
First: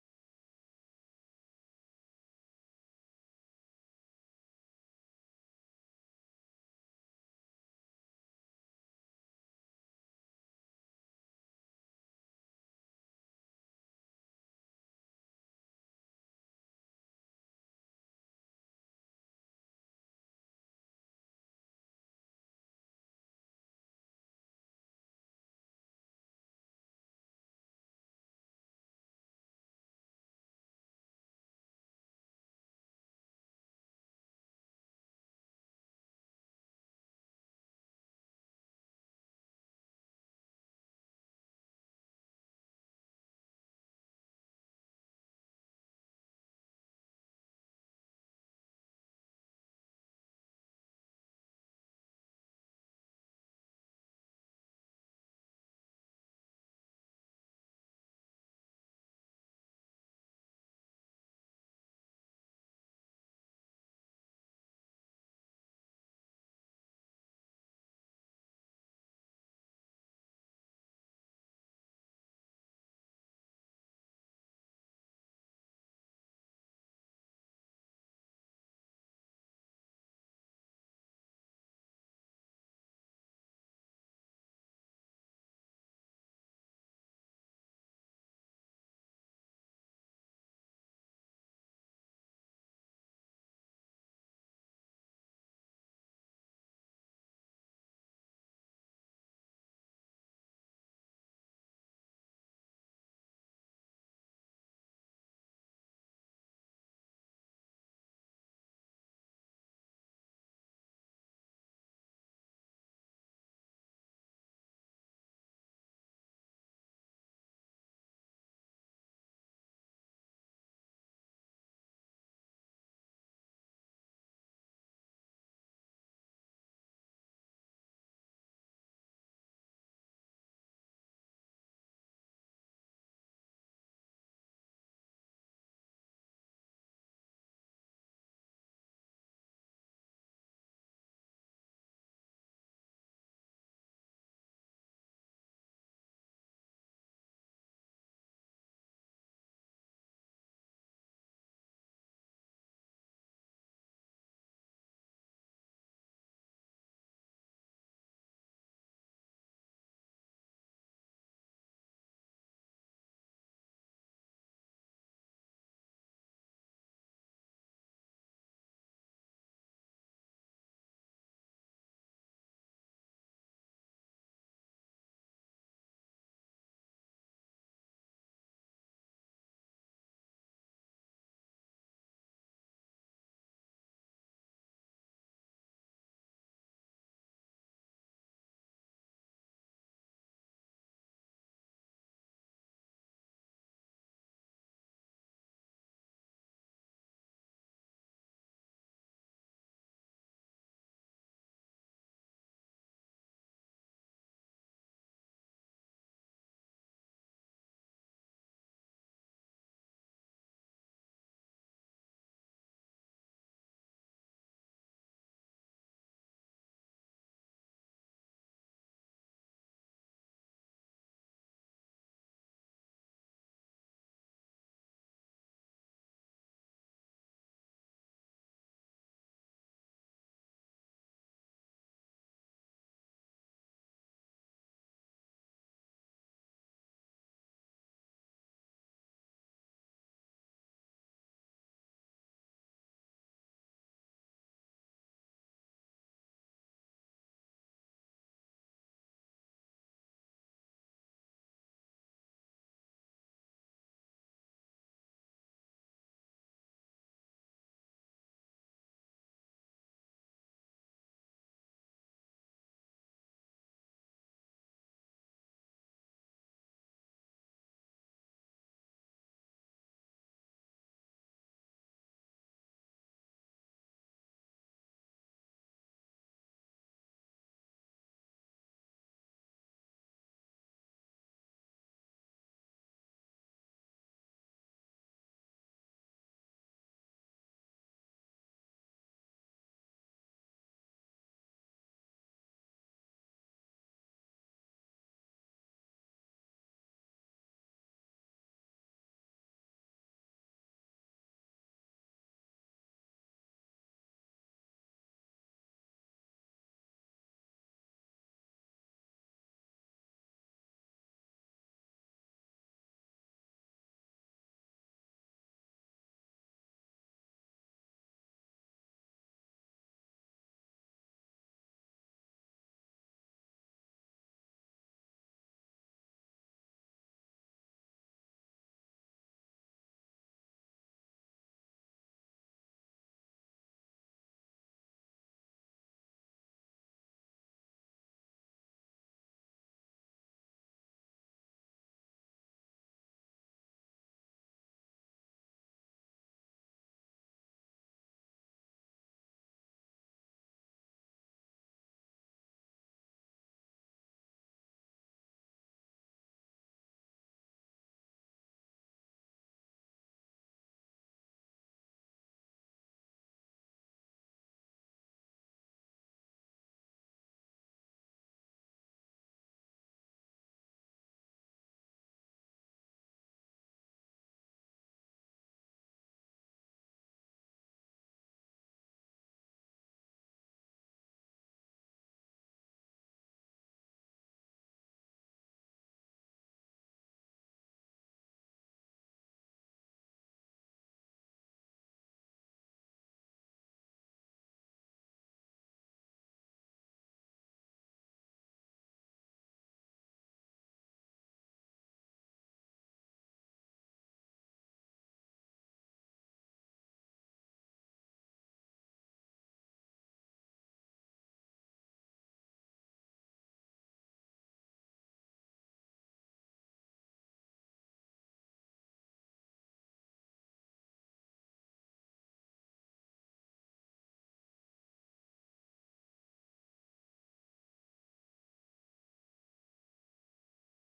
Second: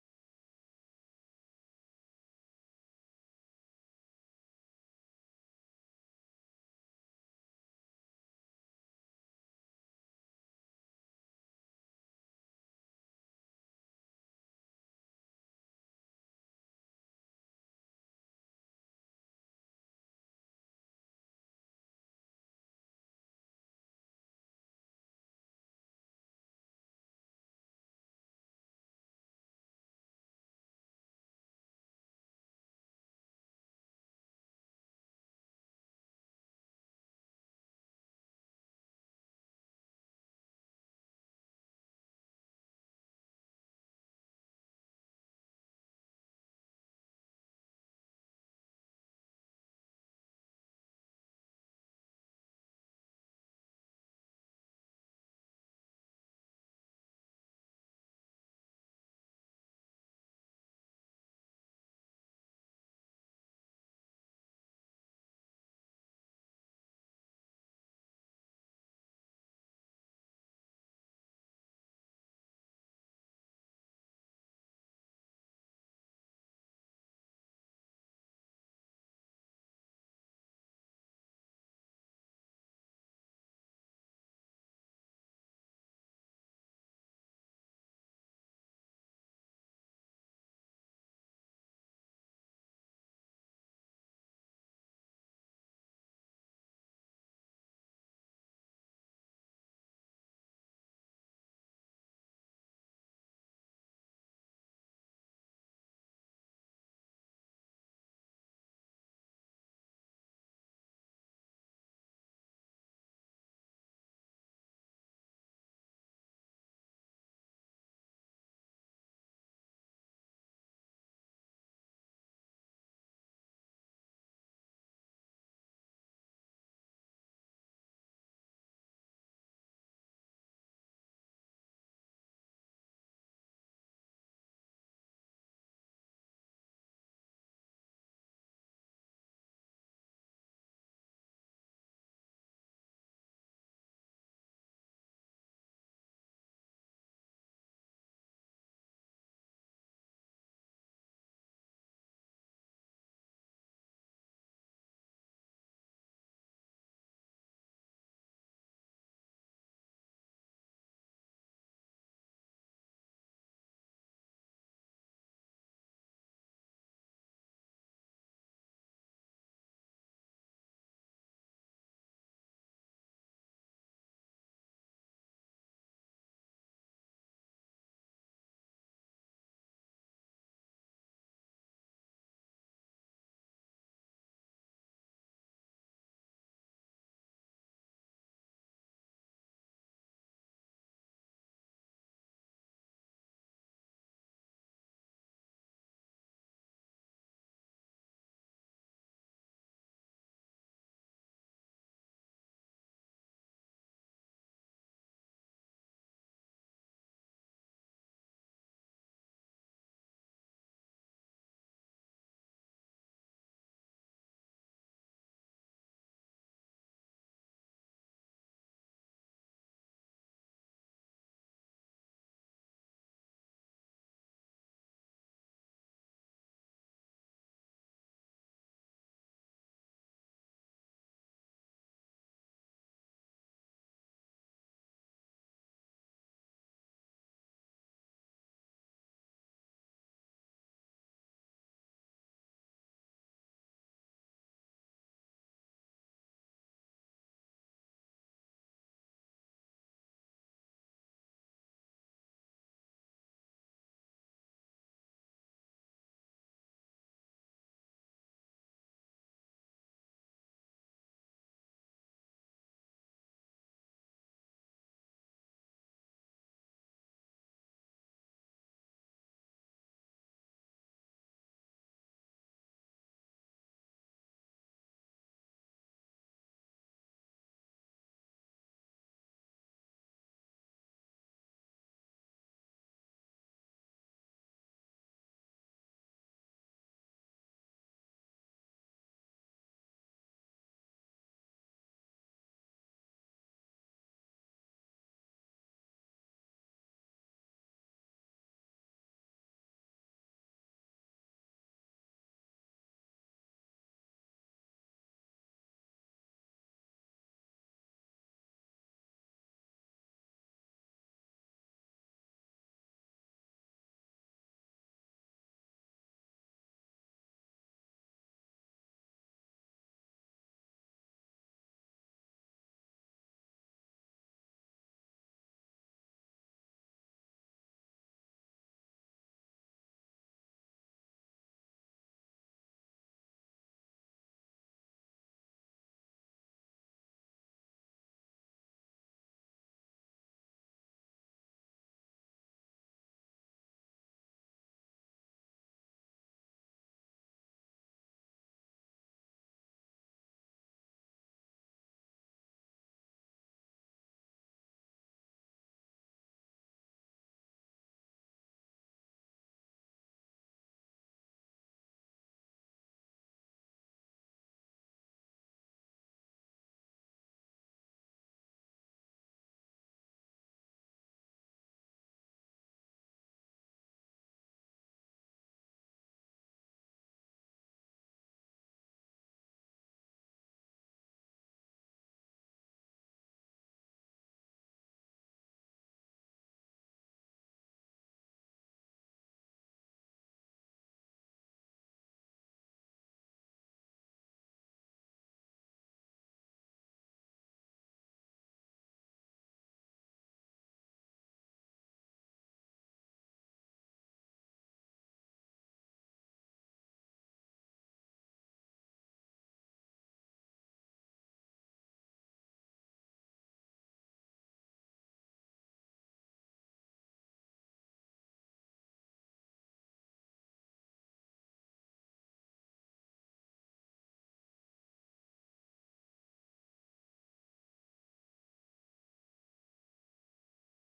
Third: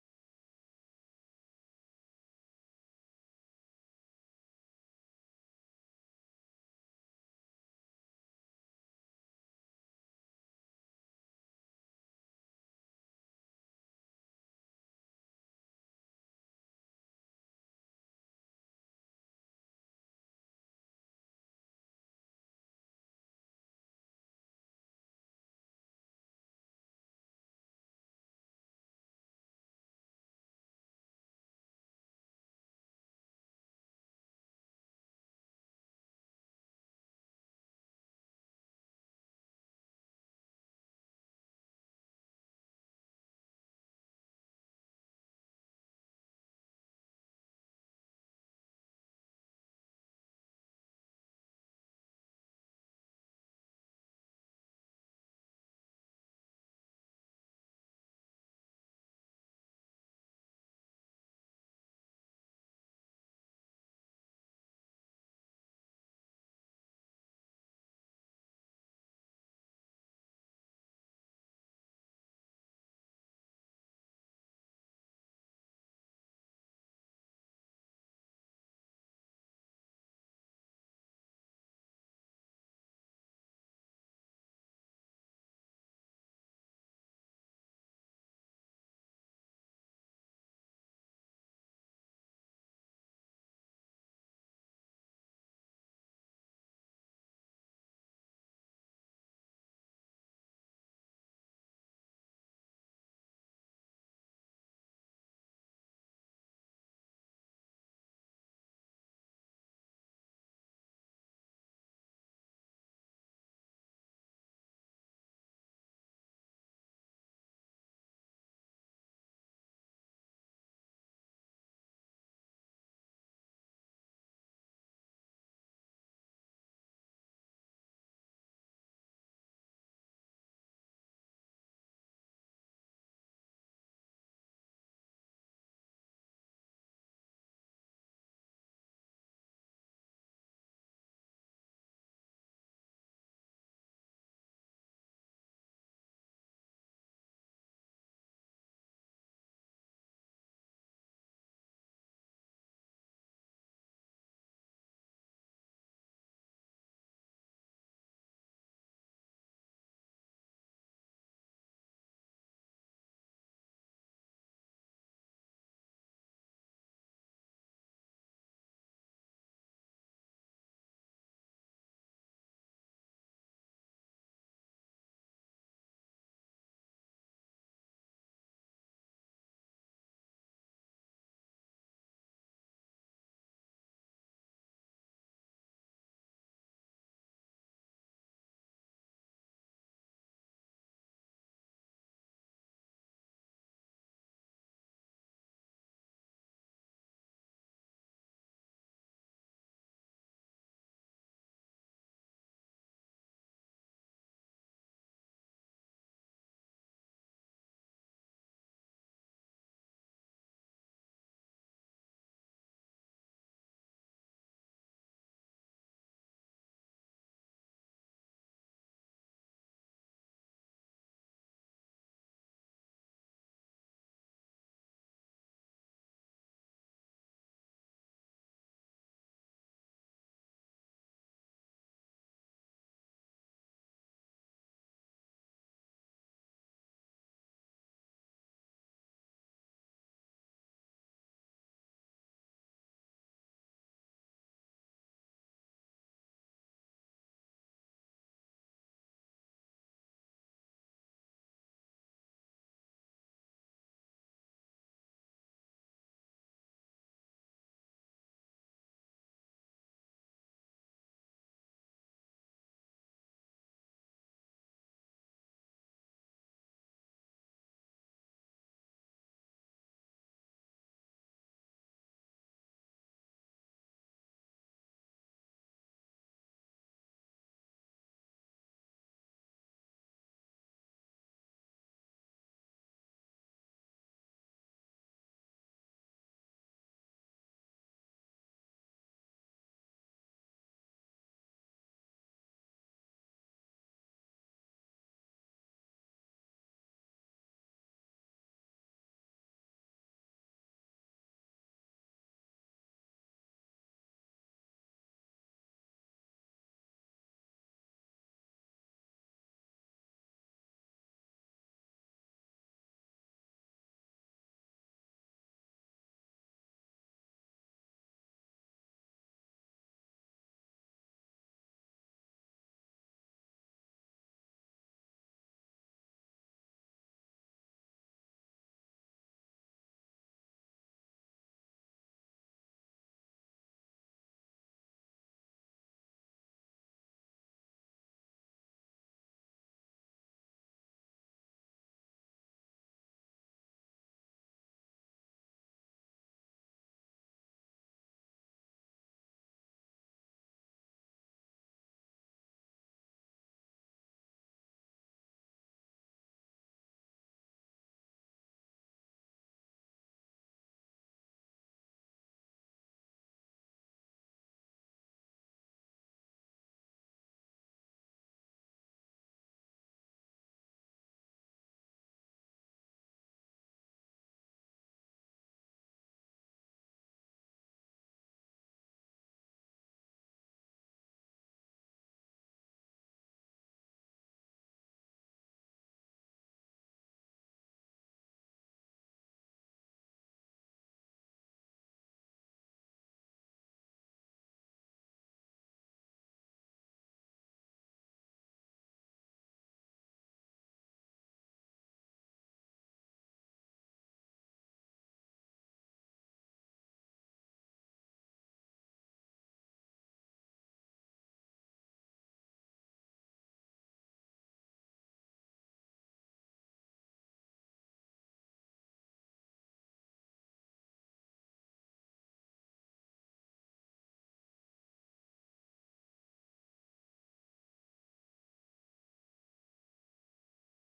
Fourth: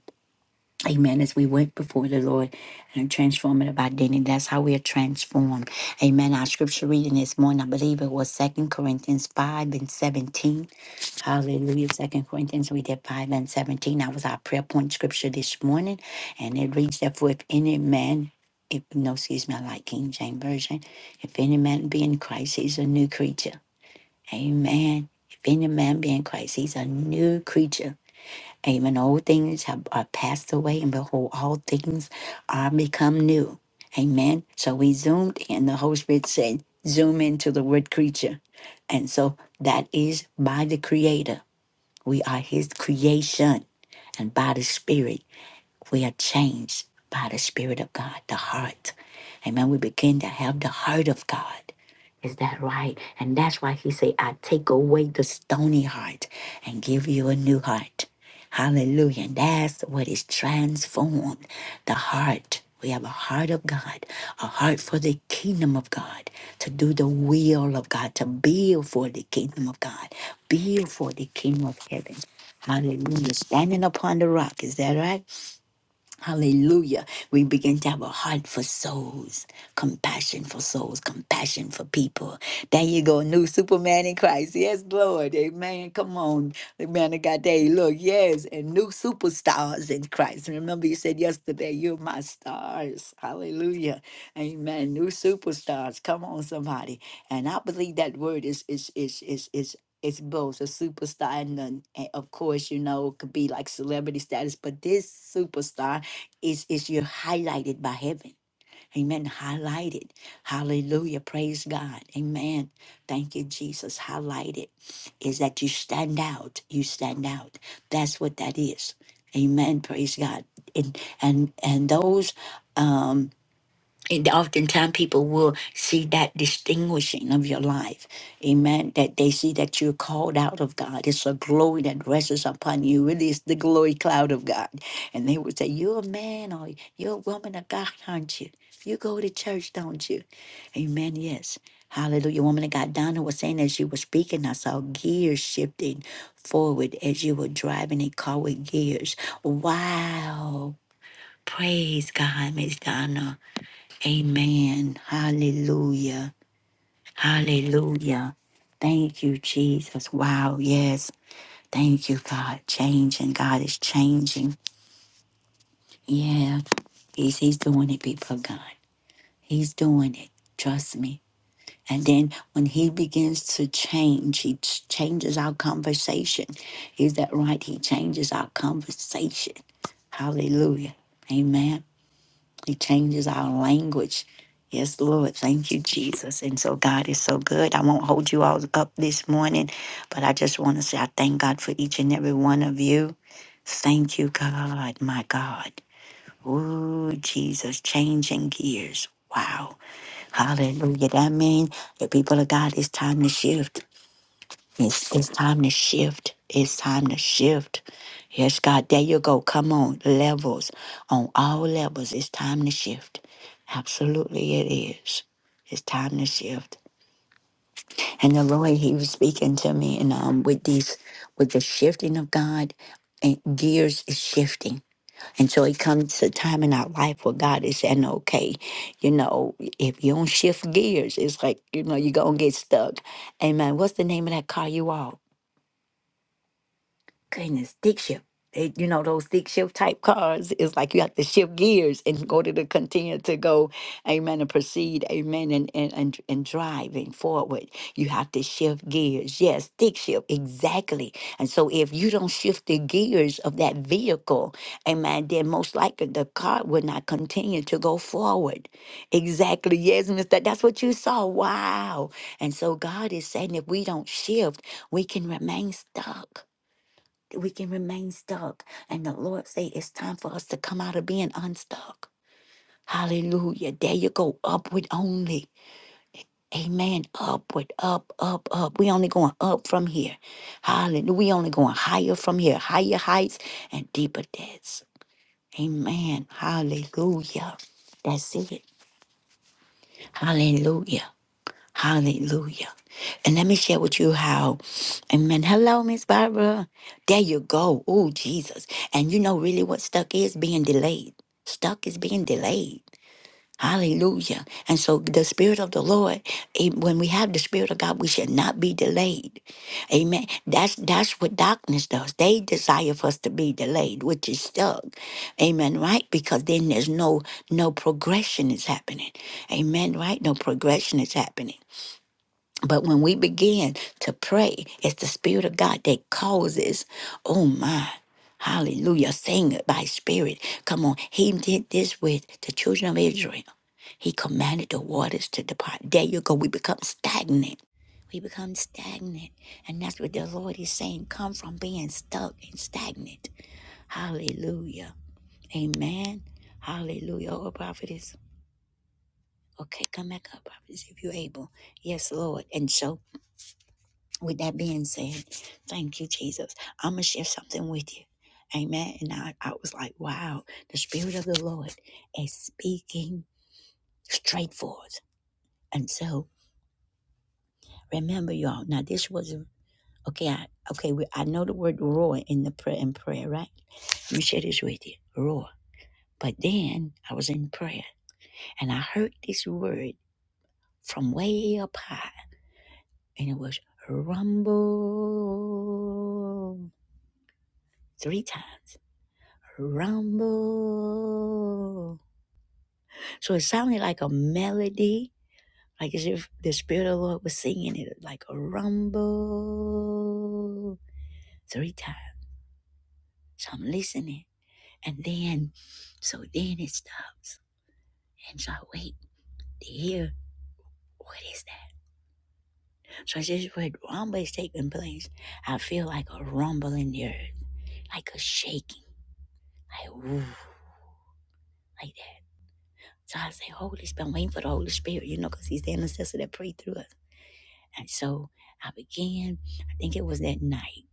[SPEAKER 1] amen, as we went before the Lord and transforming transformative identity, that's how we are transformed. Amen. Our scripture reading this morning, I believe it was Second Corinthians 5 and 17. Hallelujah. Second Corinthians, we did five and seventeen. That was our prayer point scripture this morning. And it reads, therefore, if any man, if no, excuse me, I like King James Version. If any man be in Christ, he's a new creature. Amen. If any man be in Christ, he's a new creature. Amen. Old things have are passed away, and behold, all things are become new. Amen. So we zoomed in. The Holy Spirit said, zoom into the word creature. And so that is by the Creator. We are His creation. And by the Spirit, we are changed by the Spirit of God, the heart. Amen. We begin to have the heart of God. Is that right? And that's why he say, I take away the stony heart and give you a new heart. Hallelujah. And that's what is transformed. The heart. We have a heart of God, a heart for the kingdom of God, to do the will of God, to build for the kingdom of God, build for the kingdom of heaven. Hallelujah. Standing upon the rock. Is that right? Hallelujah. We begin to have a heart for souls, compassion for souls, compassion for people. There you go, new Superman in Christ. Yes, Lord. Amen. Come on. Amen. I got that. Look, yes, and new superstars in Christ. Remember, you said yesterday, you're my stars. Hallelujah. Amen. New superstars. Come on, somebody. And I believe that word is is is is is it's both a superstar and, then, eh, of course you know it could be like celebrity status but this superstar is is you're highlighted by heaven. Amen. Highlighted. Hallelujah. Praise God. Amen. Thank you, Jesus. Highlighted is that you stand out. You stand out. That's what that is. Amen. Praise God. And and and those um, and oftentimes people will see that distinguishing of your life. Amen. That they see that you're called out of God. It's a glory that rests upon you. Really, it's the glory cloud of God. And they would say, You're a man or you're a woman of God, aren't you? You go to church, don't you? Amen. Yes. Hallelujah. Woman of God, Donna was saying as you were speaking, I saw gears shifting forward as you were driving a car with gears. Wow. Praise God, Miss Donna. Amen. Hallelujah. Hallelujah. Thank you, Jesus. Wow. Yes. Thank you, God. Changing. God is changing. Yeah. He's, he's doing it, people of God. He's doing it. Trust me. And then when he begins to change, he ch- changes our conversation. Is that right? He changes our conversation. Hallelujah. Amen. He changes our language. Yes, Lord. Thank you, Jesus. And so God is so good. I won't hold you all up this morning, but I just want to say I thank God for each and every one of you. Thank you, God, my God. Ooh, Jesus, changing gears. Wow. Hallelujah. That means the people of God, it's time to shift. It's, it's time to shift. It's time to shift. Yes, God, there you go. Come on, levels, on all levels. It's time to shift. Absolutely, it is. It's time to shift. And the Lord, He was speaking to me, and um, with these, with the shifting of God, and gears is shifting. And so it comes a time in our life where God is saying, okay, you know, if you don't shift gears, it's like, you know, you're going to get stuck. Amen. What's the name of that car you own? Goodness, stick shift. They, you know, those stick shift type cars It's like you have to shift gears and go to the continue to go, amen, and proceed, amen, and and and, and driving forward. You have to shift gears. Yes, stick shift, exactly. And so if you don't shift the gears of that vehicle, amen, then most likely the car will not continue to go forward. Exactly. Yes, Mr. That's what you saw. Wow. And so God is saying if we don't shift, we can remain stuck we can remain stuck. And the Lord say it's time for us to come out of being unstuck. Hallelujah. There you go. Upward only. Amen. Upward, up, up, up. We only going up from here. Hallelujah. We only going higher from here. Higher heights and deeper depths. Amen. Hallelujah. That's it. Hallelujah. Hallelujah. And let me share with you how, amen. Hello, Miss Barbara. There you go. Oh, Jesus. And you know really what stuck is? Being delayed. Stuck is being delayed. Hallelujah. And so the Spirit of the Lord, eh, when we have the Spirit of God, we should not be delayed. Amen. That's that's what darkness does. They desire for us to be delayed, which is stuck. Amen. Right? Because then there's no no progression is happening. Amen. Right? No progression is happening. But when we begin to pray, it's the Spirit of God that causes, oh my, hallelujah, sing it by Spirit. Come on, He did this with the children of Israel. He commanded the waters to depart. There you go, we become stagnant. We become stagnant. And that's what the Lord is saying come from being stuck and stagnant. Hallelujah. Amen. Hallelujah. Oh, prophetess. Okay, come back up, prophetess, if you're able. Yes, Lord. And so with that being said, thank you, Jesus. I'm going to share something with you. Amen. And I, I was like, wow, the Spirit of the Lord is speaking straight forth. And so remember, y'all, now this was, okay, I, okay, we, I know the word roar in the prayer, in prayer, right? Let me share this with you, roar. But then I was in prayer and I heard this word from way up high and it was rumble three times. rumble. So it sounded like a melody, like as if the Spirit of the Lord was singing it, like a rumble three times. So I'm listening. And then, so then it stops. And so I wait to hear what is that. So I just what rumble is taking place. I feel like a rumble in the earth, like a shaking, like woo, like that. So I say, Holy Spirit, I'm waiting for the Holy Spirit, you know, because He's the intercessor that prayed through us. And so I began, I think it was that night.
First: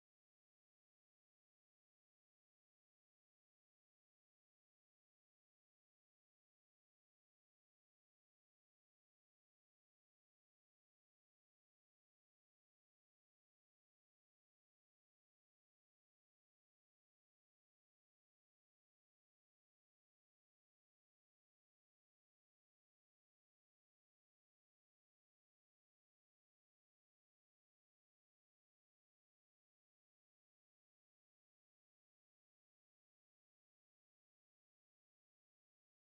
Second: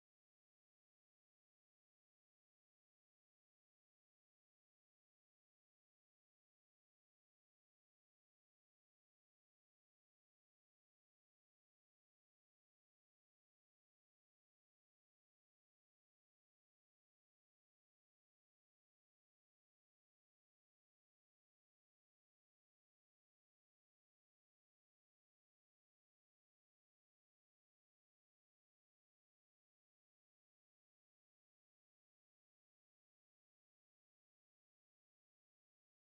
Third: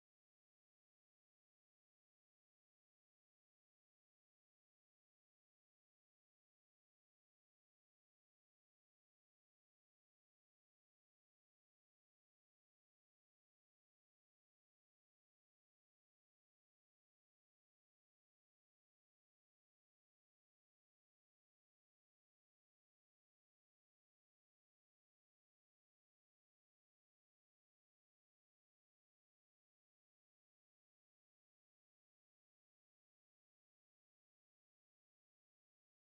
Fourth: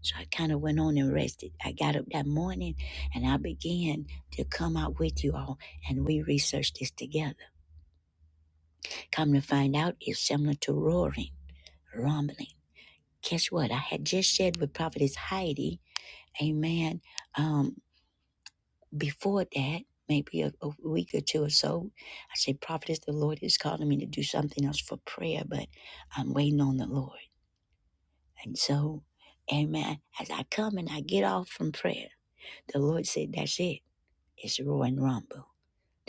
[SPEAKER 1] So I kind of went on and rested. I got up that morning and I began to come out with you all and we researched this together. Come to find out, it's similar to roaring, rumbling. Guess what? I had just shared with Prophetess Heidi, amen. Um, before that, maybe a, a week or two or so, I said, Prophetess, the Lord is calling me to do something else for prayer, but I'm waiting on the Lord. And so, amen. As I come and I get off from prayer, the Lord said, That's it. It's Roy and Rumble,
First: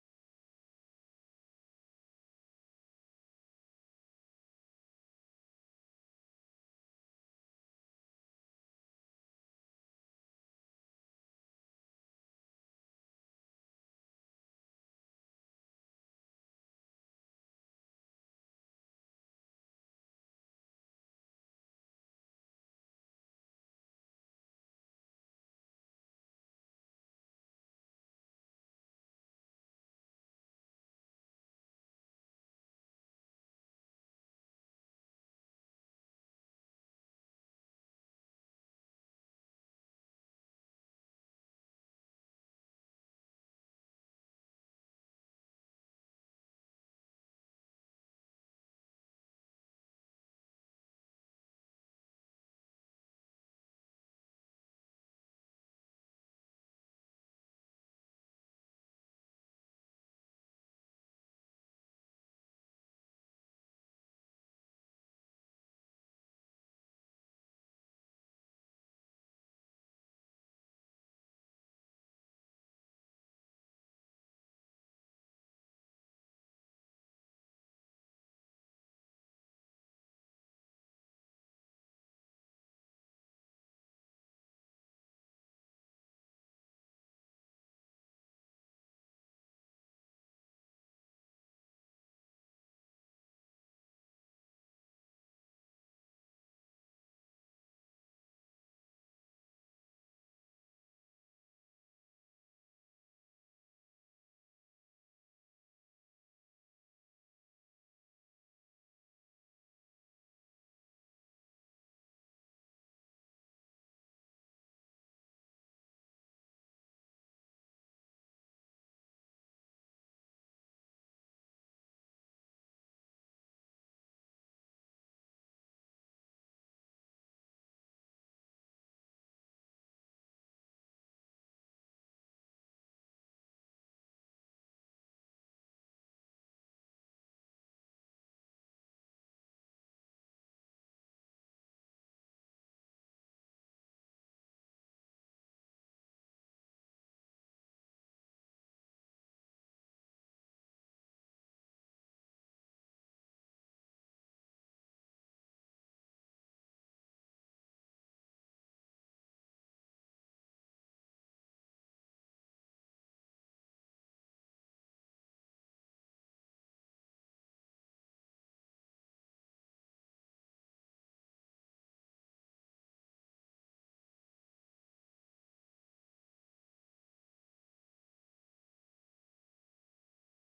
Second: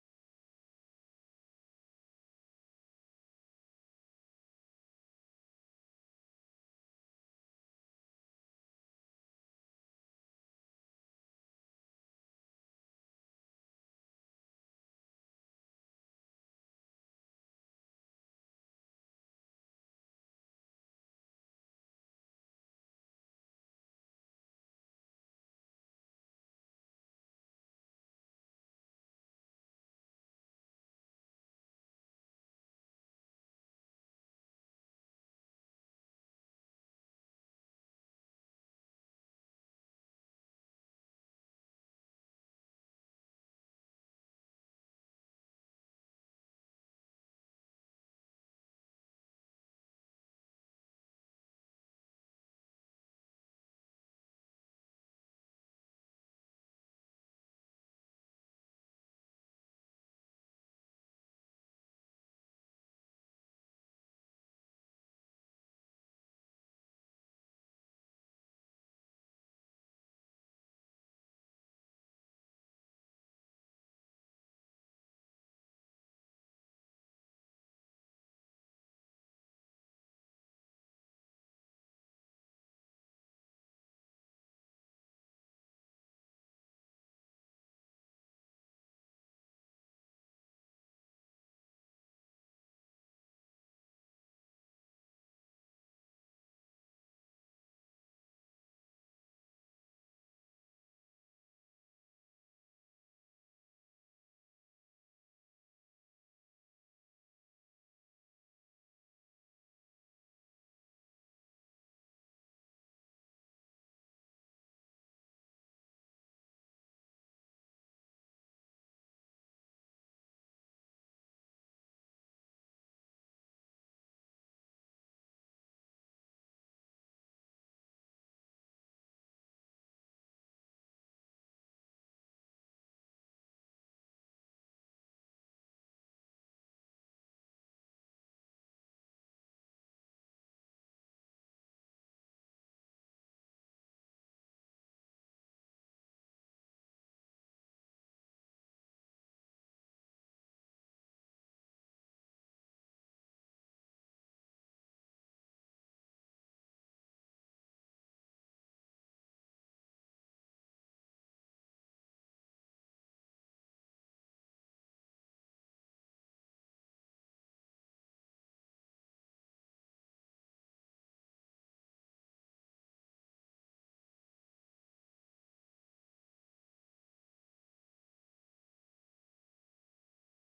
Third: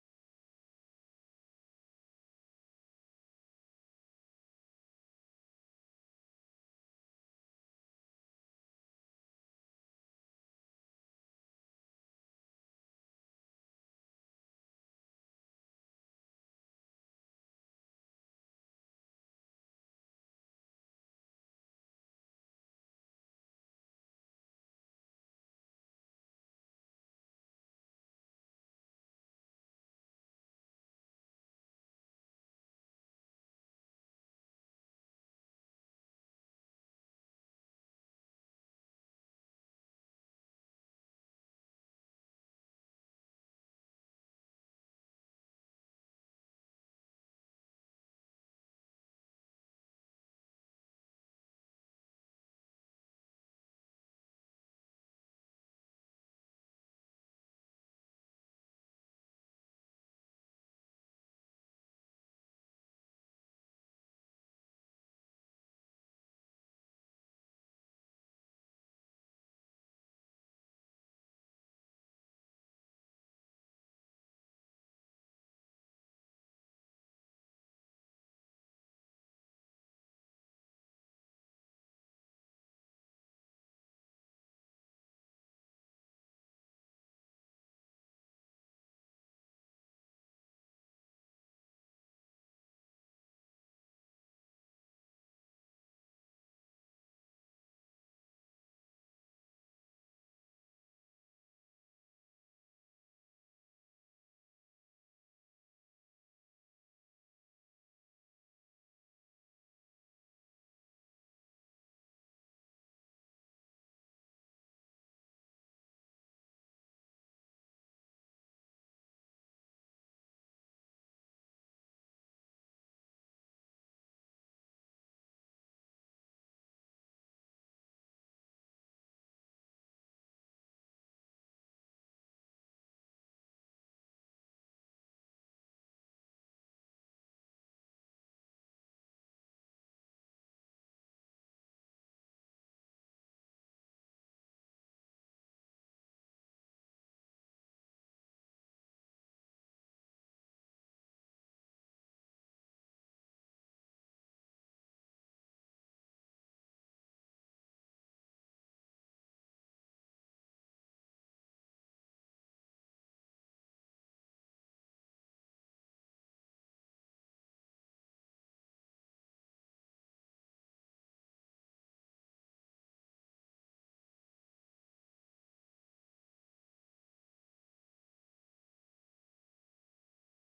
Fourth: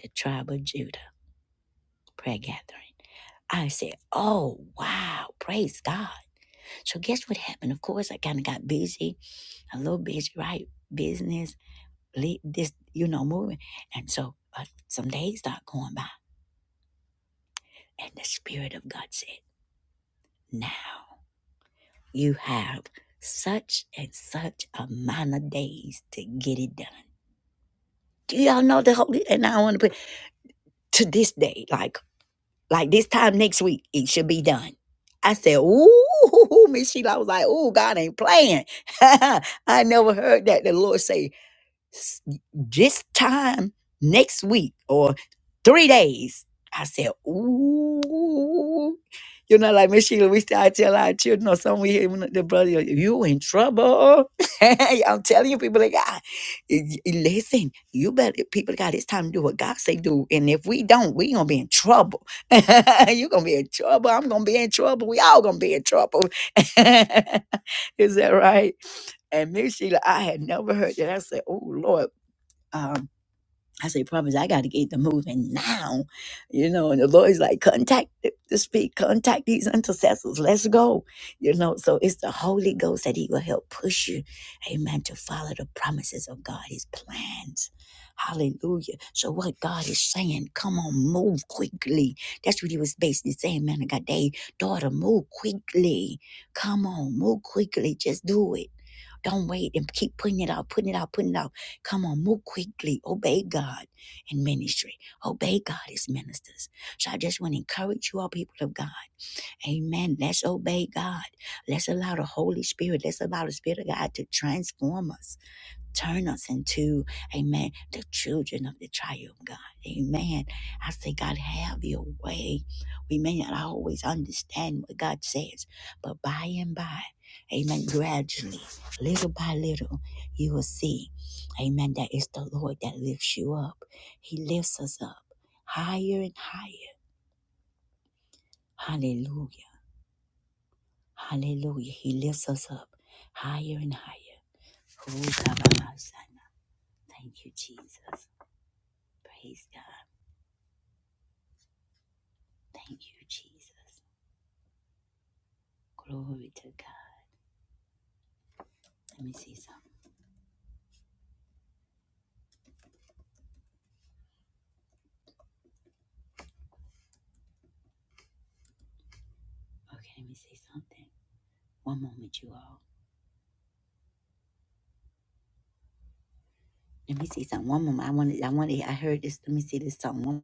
[SPEAKER 1] the tribe of Judah prayer gathering. I said, Oh, wow. Praise God. So, guess what happened? Of course, I kind of got busy, a little busy, right? Business, lead this, you know, moving. And so, uh, some days start going by. And the Spirit of God said, Now you have such and such amount of days to get it done. Do y'all know the holy? And I want to put to this day, like like this time next week, it should be done. I said, "Ooh, Miss Sheila." I was like, "Ooh, God ain't playing." I never heard that the Lord say s- this time next week or three days. I said, ooh, you know, like Miss Sheila, we still I tell our children or something we hear when the brother, you in trouble. I'm telling you, people like God, y- y- listen, you better people of God, it's time to do what God say do. And if we don't, we gonna be in trouble. you gonna be in trouble. I'm gonna be in trouble. We all gonna be in trouble. Is that right? And Miss Sheila, I had never heard that. I said, Oh Lord, um, I say, prophets, I got to get them moving now. You know, and the Lord's like, contact the the speak, contact these intercessors. Let's go. You know, so it's the Holy Ghost that He will help push you, amen, to follow the promises of God, His plans. Hallelujah. So what God is saying, come on, move quickly. That's what he was basically saying, man. I got day, daughter, move quickly. Come on, move quickly. Just do it. Don't wait and keep putting it out, putting it out, putting it out. Come on, move quickly. Obey God in ministry. Obey God as ministers. So I just want to encourage you all, people of God. Amen. Let's obey God. Let's allow the Holy Spirit, let's allow the Spirit of God to transform us Turn us into, amen, the children of the triumph, God. Amen. I say, God, have your way. We may not always understand what God says, but by and by, amen, gradually, little by little, you will see, amen, that it's the Lord that lifts you up. He lifts us up higher and higher. Hallelujah. Hallelujah. He lifts us up higher and higher. Oh, God, my son. Thank you, Jesus. Praise God. Thank you, Jesus. Glory to God. Let me see something. Okay, let me see something. One moment, you all. Let me see something. One moment. I wanted. I wanted. I heard this. Let me see this song. One,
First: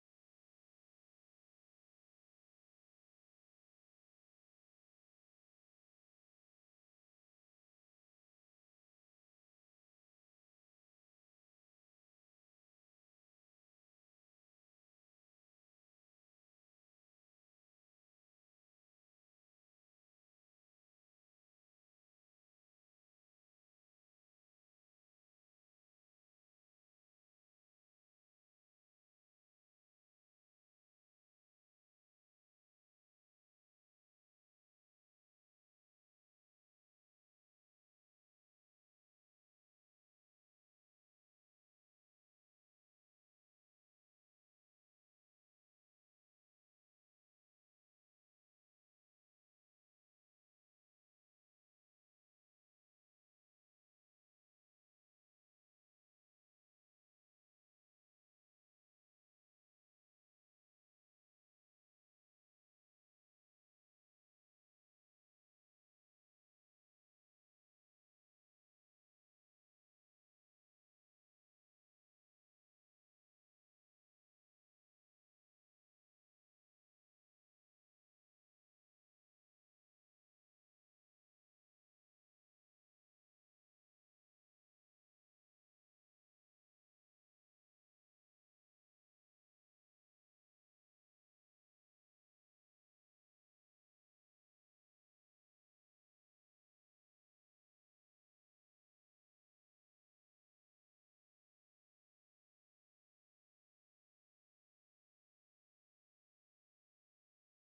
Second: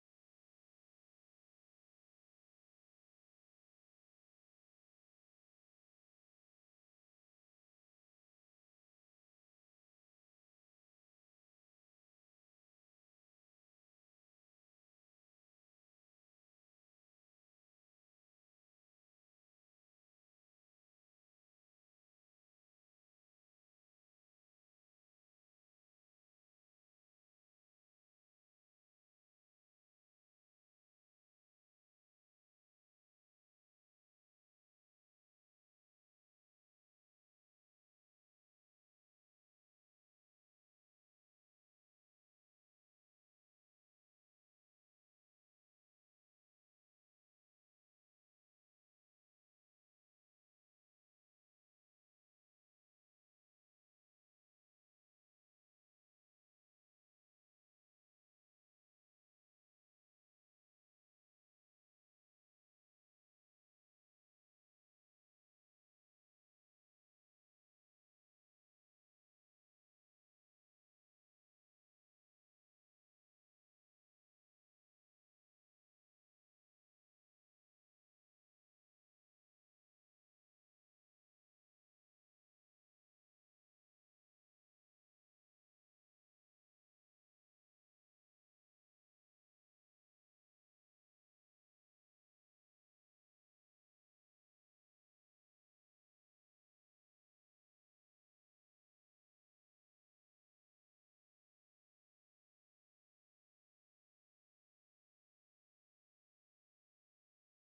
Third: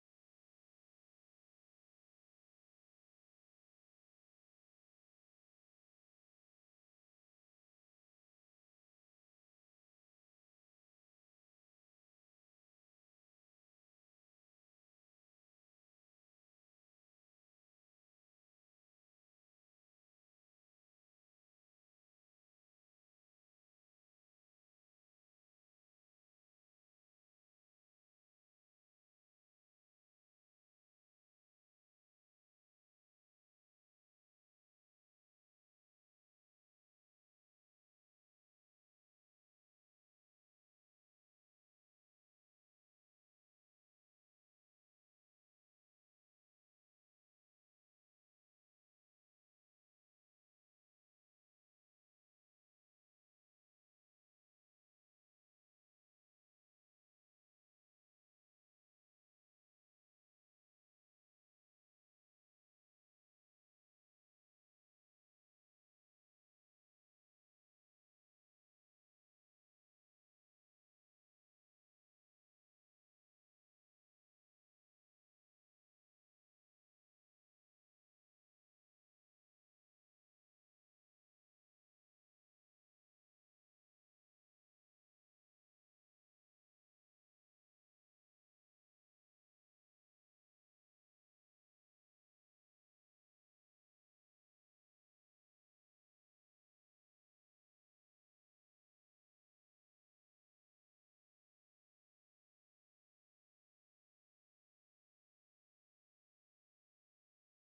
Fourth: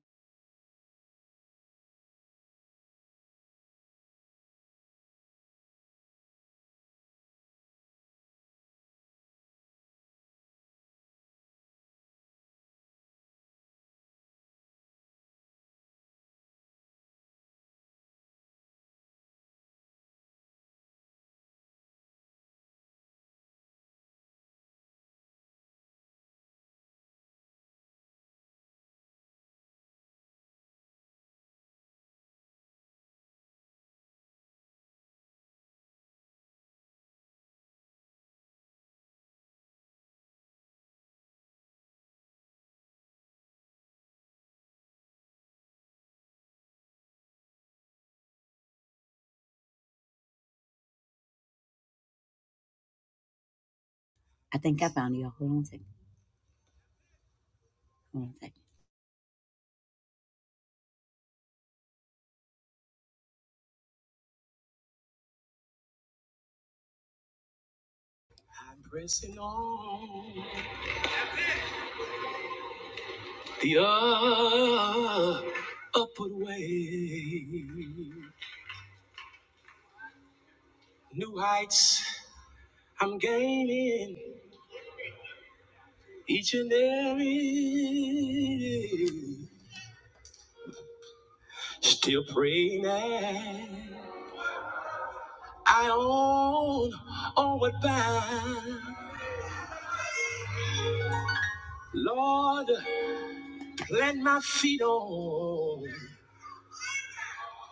[SPEAKER 1] I think I found it. y'all. Hold on a second. Hold on a second. I'm pressing on the uh, upward way. New heights I'm gaining each and every. Still praying that I own on what bound. Lord, plant my feet on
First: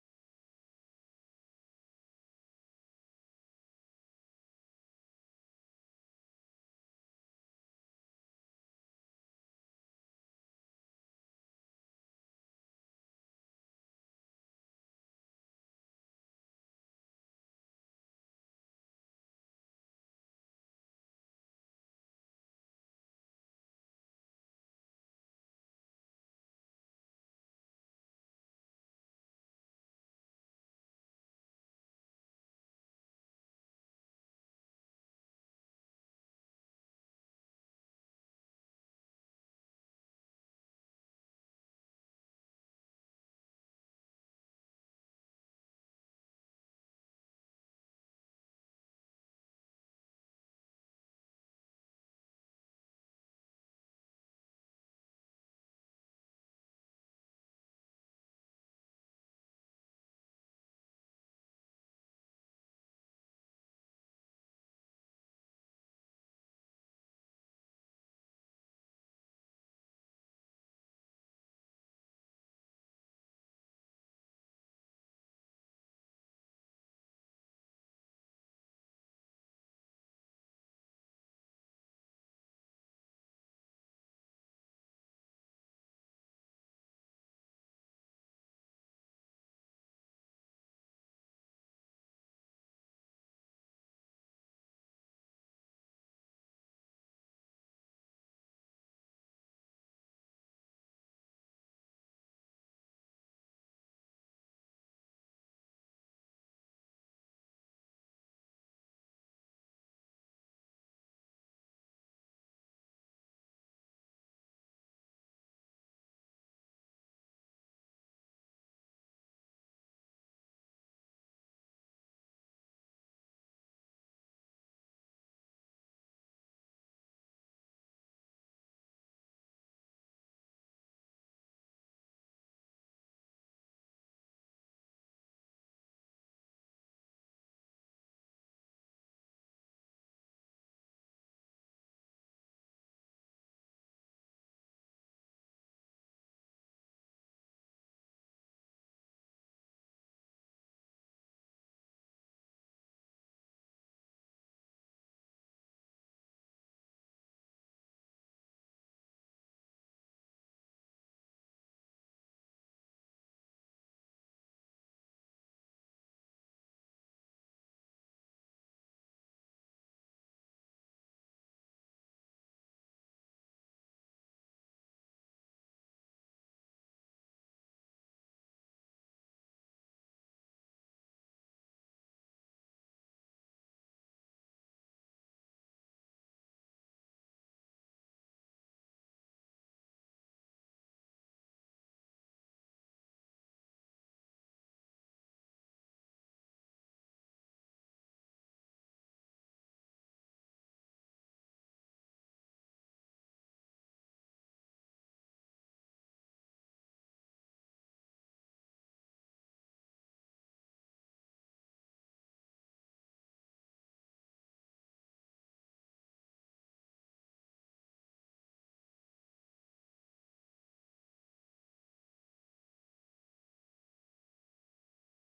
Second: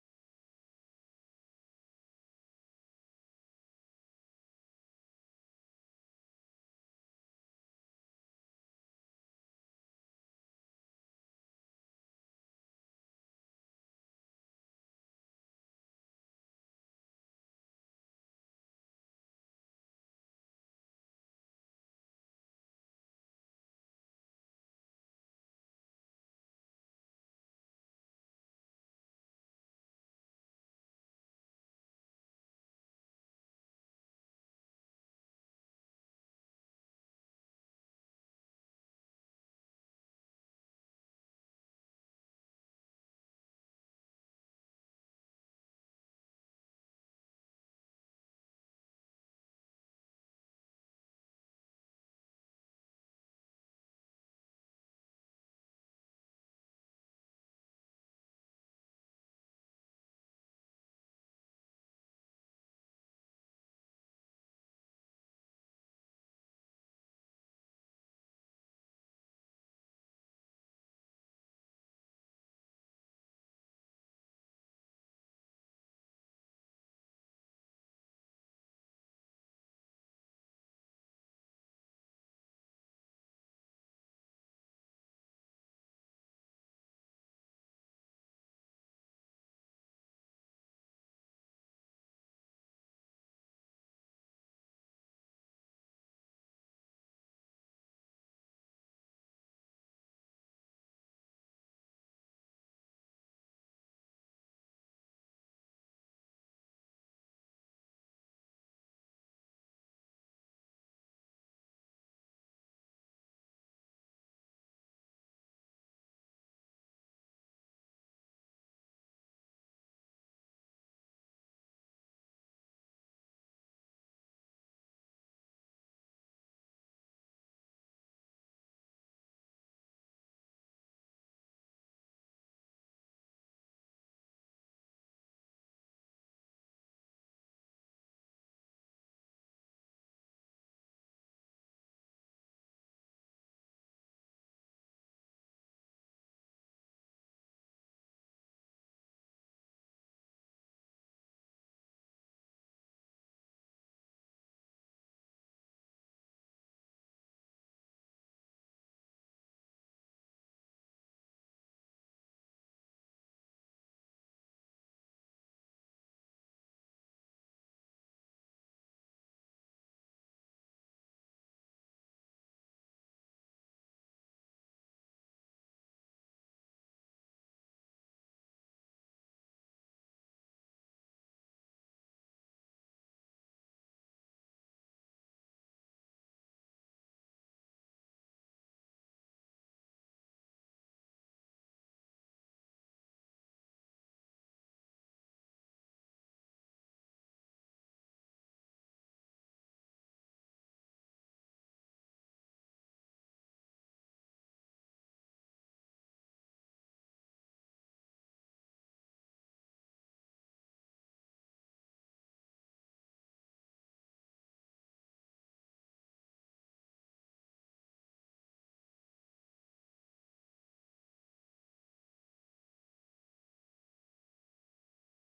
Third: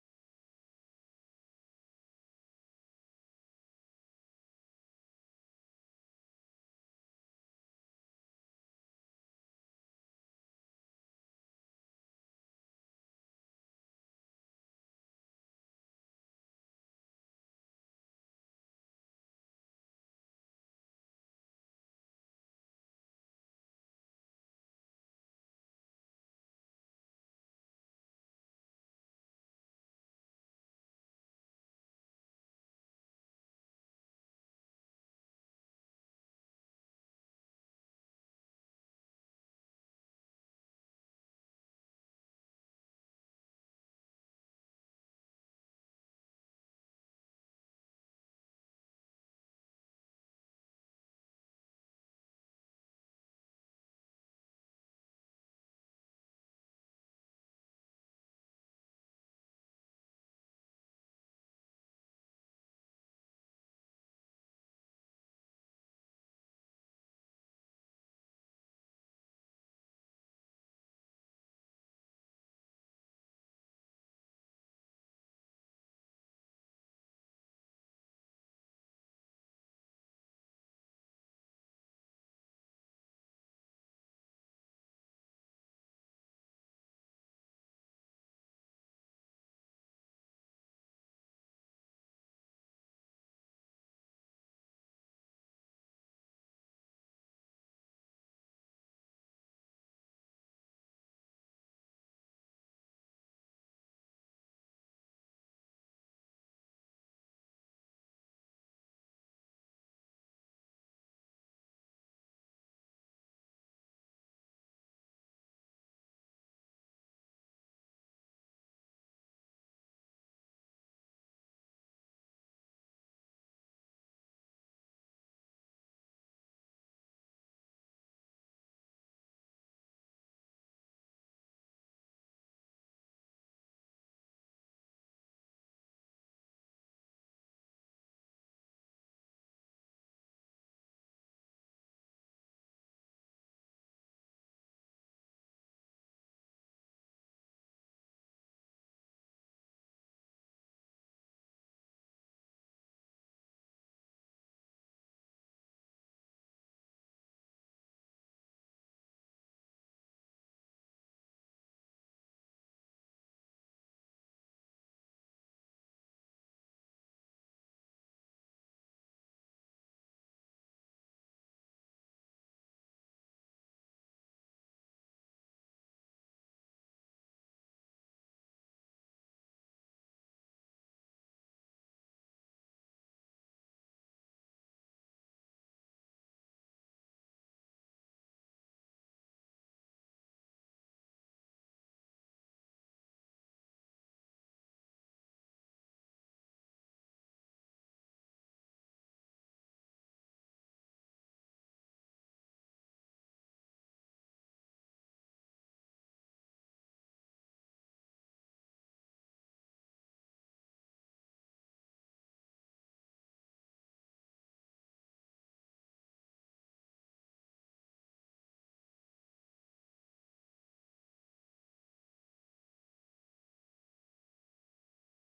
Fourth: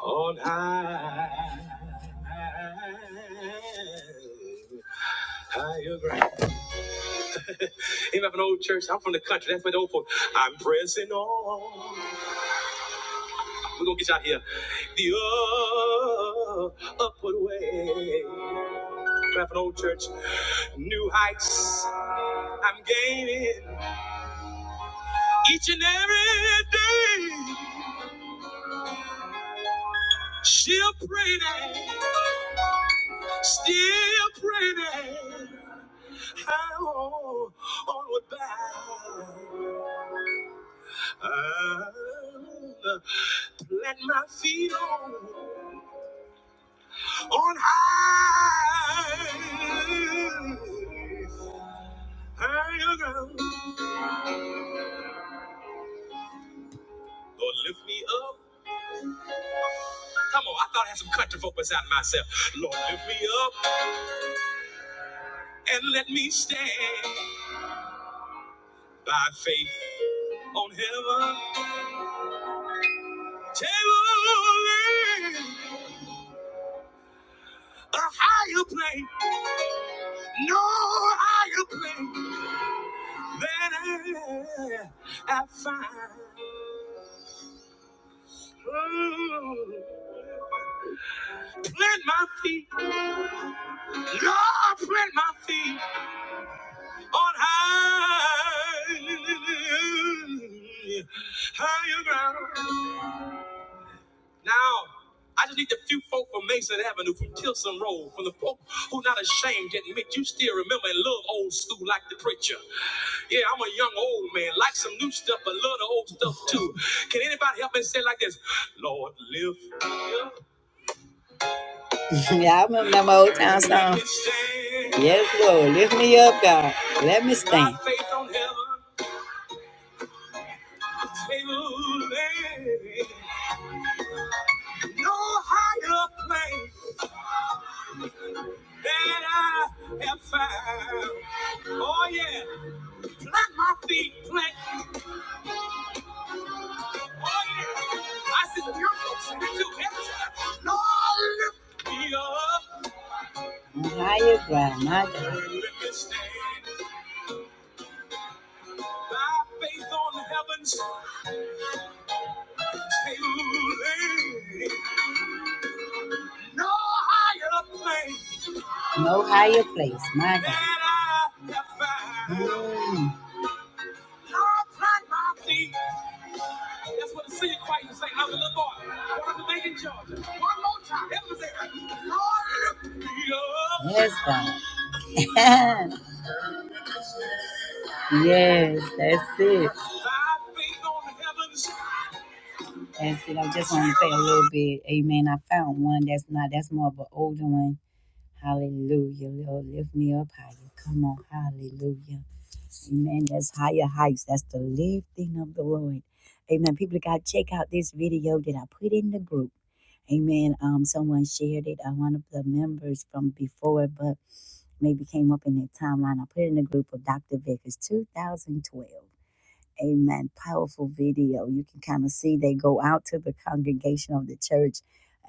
[SPEAKER 1] on high. Higher ground. Even from an old church, I'm from the country. That's where the old folk. I'm pressing on. We're gonna get you out here. The uh, upward way. Even from an old church, new heights. I'm gaining each and every day. Still praying, still praying. How onward bound? I'll Plant my feet on on high, higher ground. Lord, lift me up. Come on, I thought I had some country folk beside myself. Lord, lift me up and let me stand by faith on heaven. Table A higher plane, no higher plane than I, I find. Mm. Plant my feet, Lord, plant my feet on high, higher ground. Now, I just need the few folk from Mason Avenue, from Tilson Road, from the folk who not ashamed to admit you still remember and love old school like the preacher. Yeah, I'm a young old man, like some new stuff, but love the old stuff too. Can anybody help me say it like this? Lord, lift me up. It's our Yes, Thy thank. you. faith on heaven. may move. No higher place that I have found. Oh yeah, plant my feet, plant I Higher ground, my God. No higher place. No my God. Mm. That's what the singing choir was saying. I was a little boy. Born in Georgia. One more time. It was there. Lord, lift me up. Yes, God. Yes, that's it. That's it. I just want to play a little bit. Amen. I found one that's not, that's more of an older one. Hallelujah. Lord, lift me up higher. Come on. Hallelujah. Amen. That's higher heights. That's the lifting of the Lord. Amen. People of God, check out this video that I put in the group. Amen. Um, someone shared it. Uh, one of the members from before, but maybe came up in their timeline. I put it in the group of Dr. Vickers 2012. Amen. Powerful video. You can kind of see they go out to the congregation of the church,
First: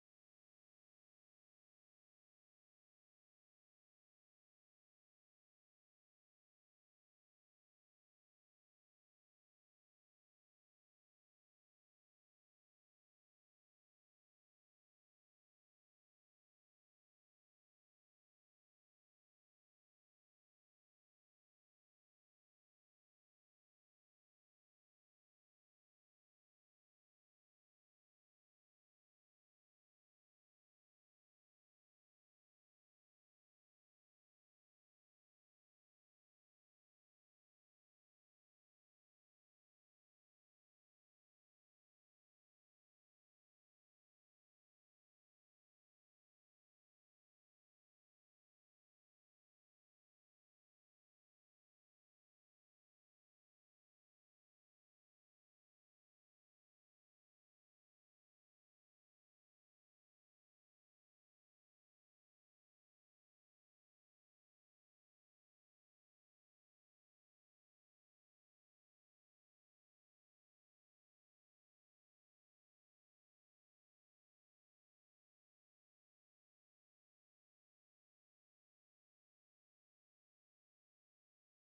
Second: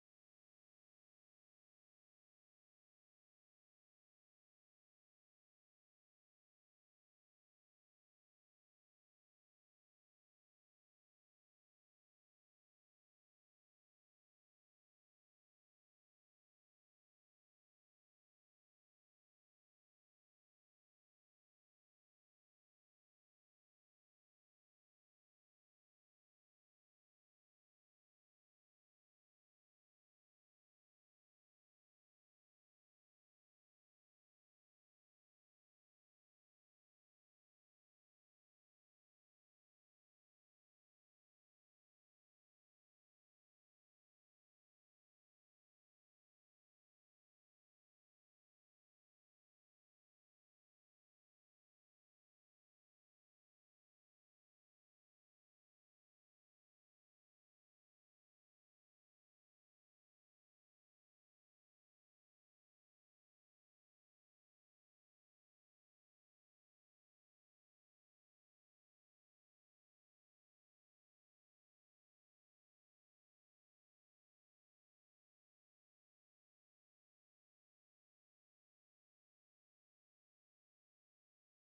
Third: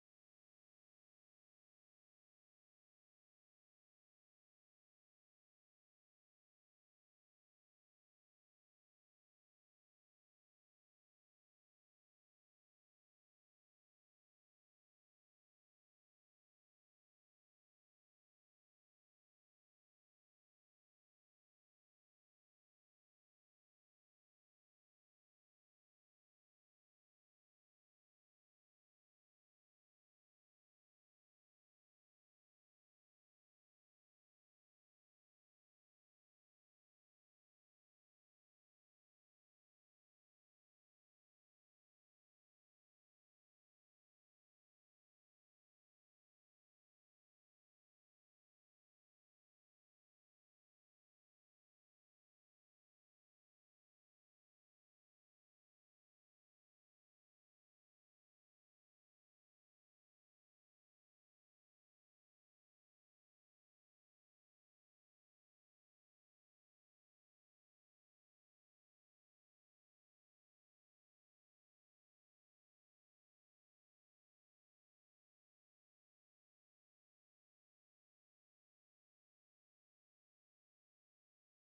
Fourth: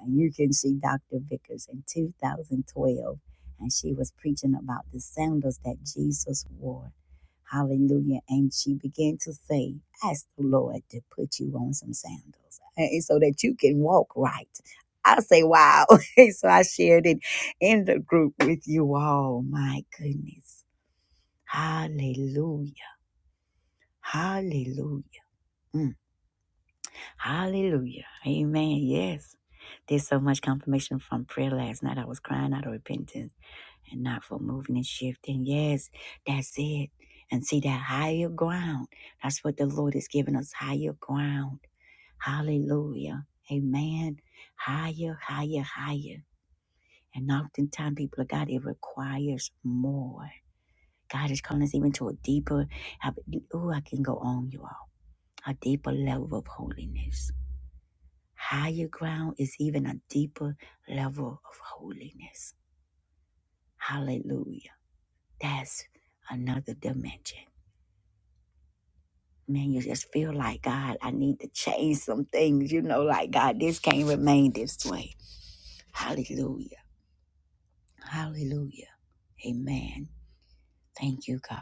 [SPEAKER 1] and you can see Dr. Vickers in 2012. And she was preaching about the sandals that Jesus wore. Hallelujah. And she began to say, Ask the Lord to put you on some sandals and so that you can walk right. I say, Wow. so I shared it in the group with you all. My goodness. Hallelujah. Hallelujah. Mm. Hallelujah. Amen. Yes. There's so much confirmation from prayer last night. I was crying out of repentance and not for moving and shifting. Yes, that's it. And see that higher ground. That's what the Lord is giving us higher ground. Hallelujah. Amen. Higher, higher, higher. And oftentimes, people of God, it requires more. God is calling us even to a deeper, oh, I can go on, you all, a deeper level of holiness. Higher ground is even a deeper level of holiness. Hallelujah. That's another dimension. Man, you just feel like, God, I need to change some things. You know, like, God, this can't remain this way. Hallelujah. Hallelujah. Amen. Thank you, God.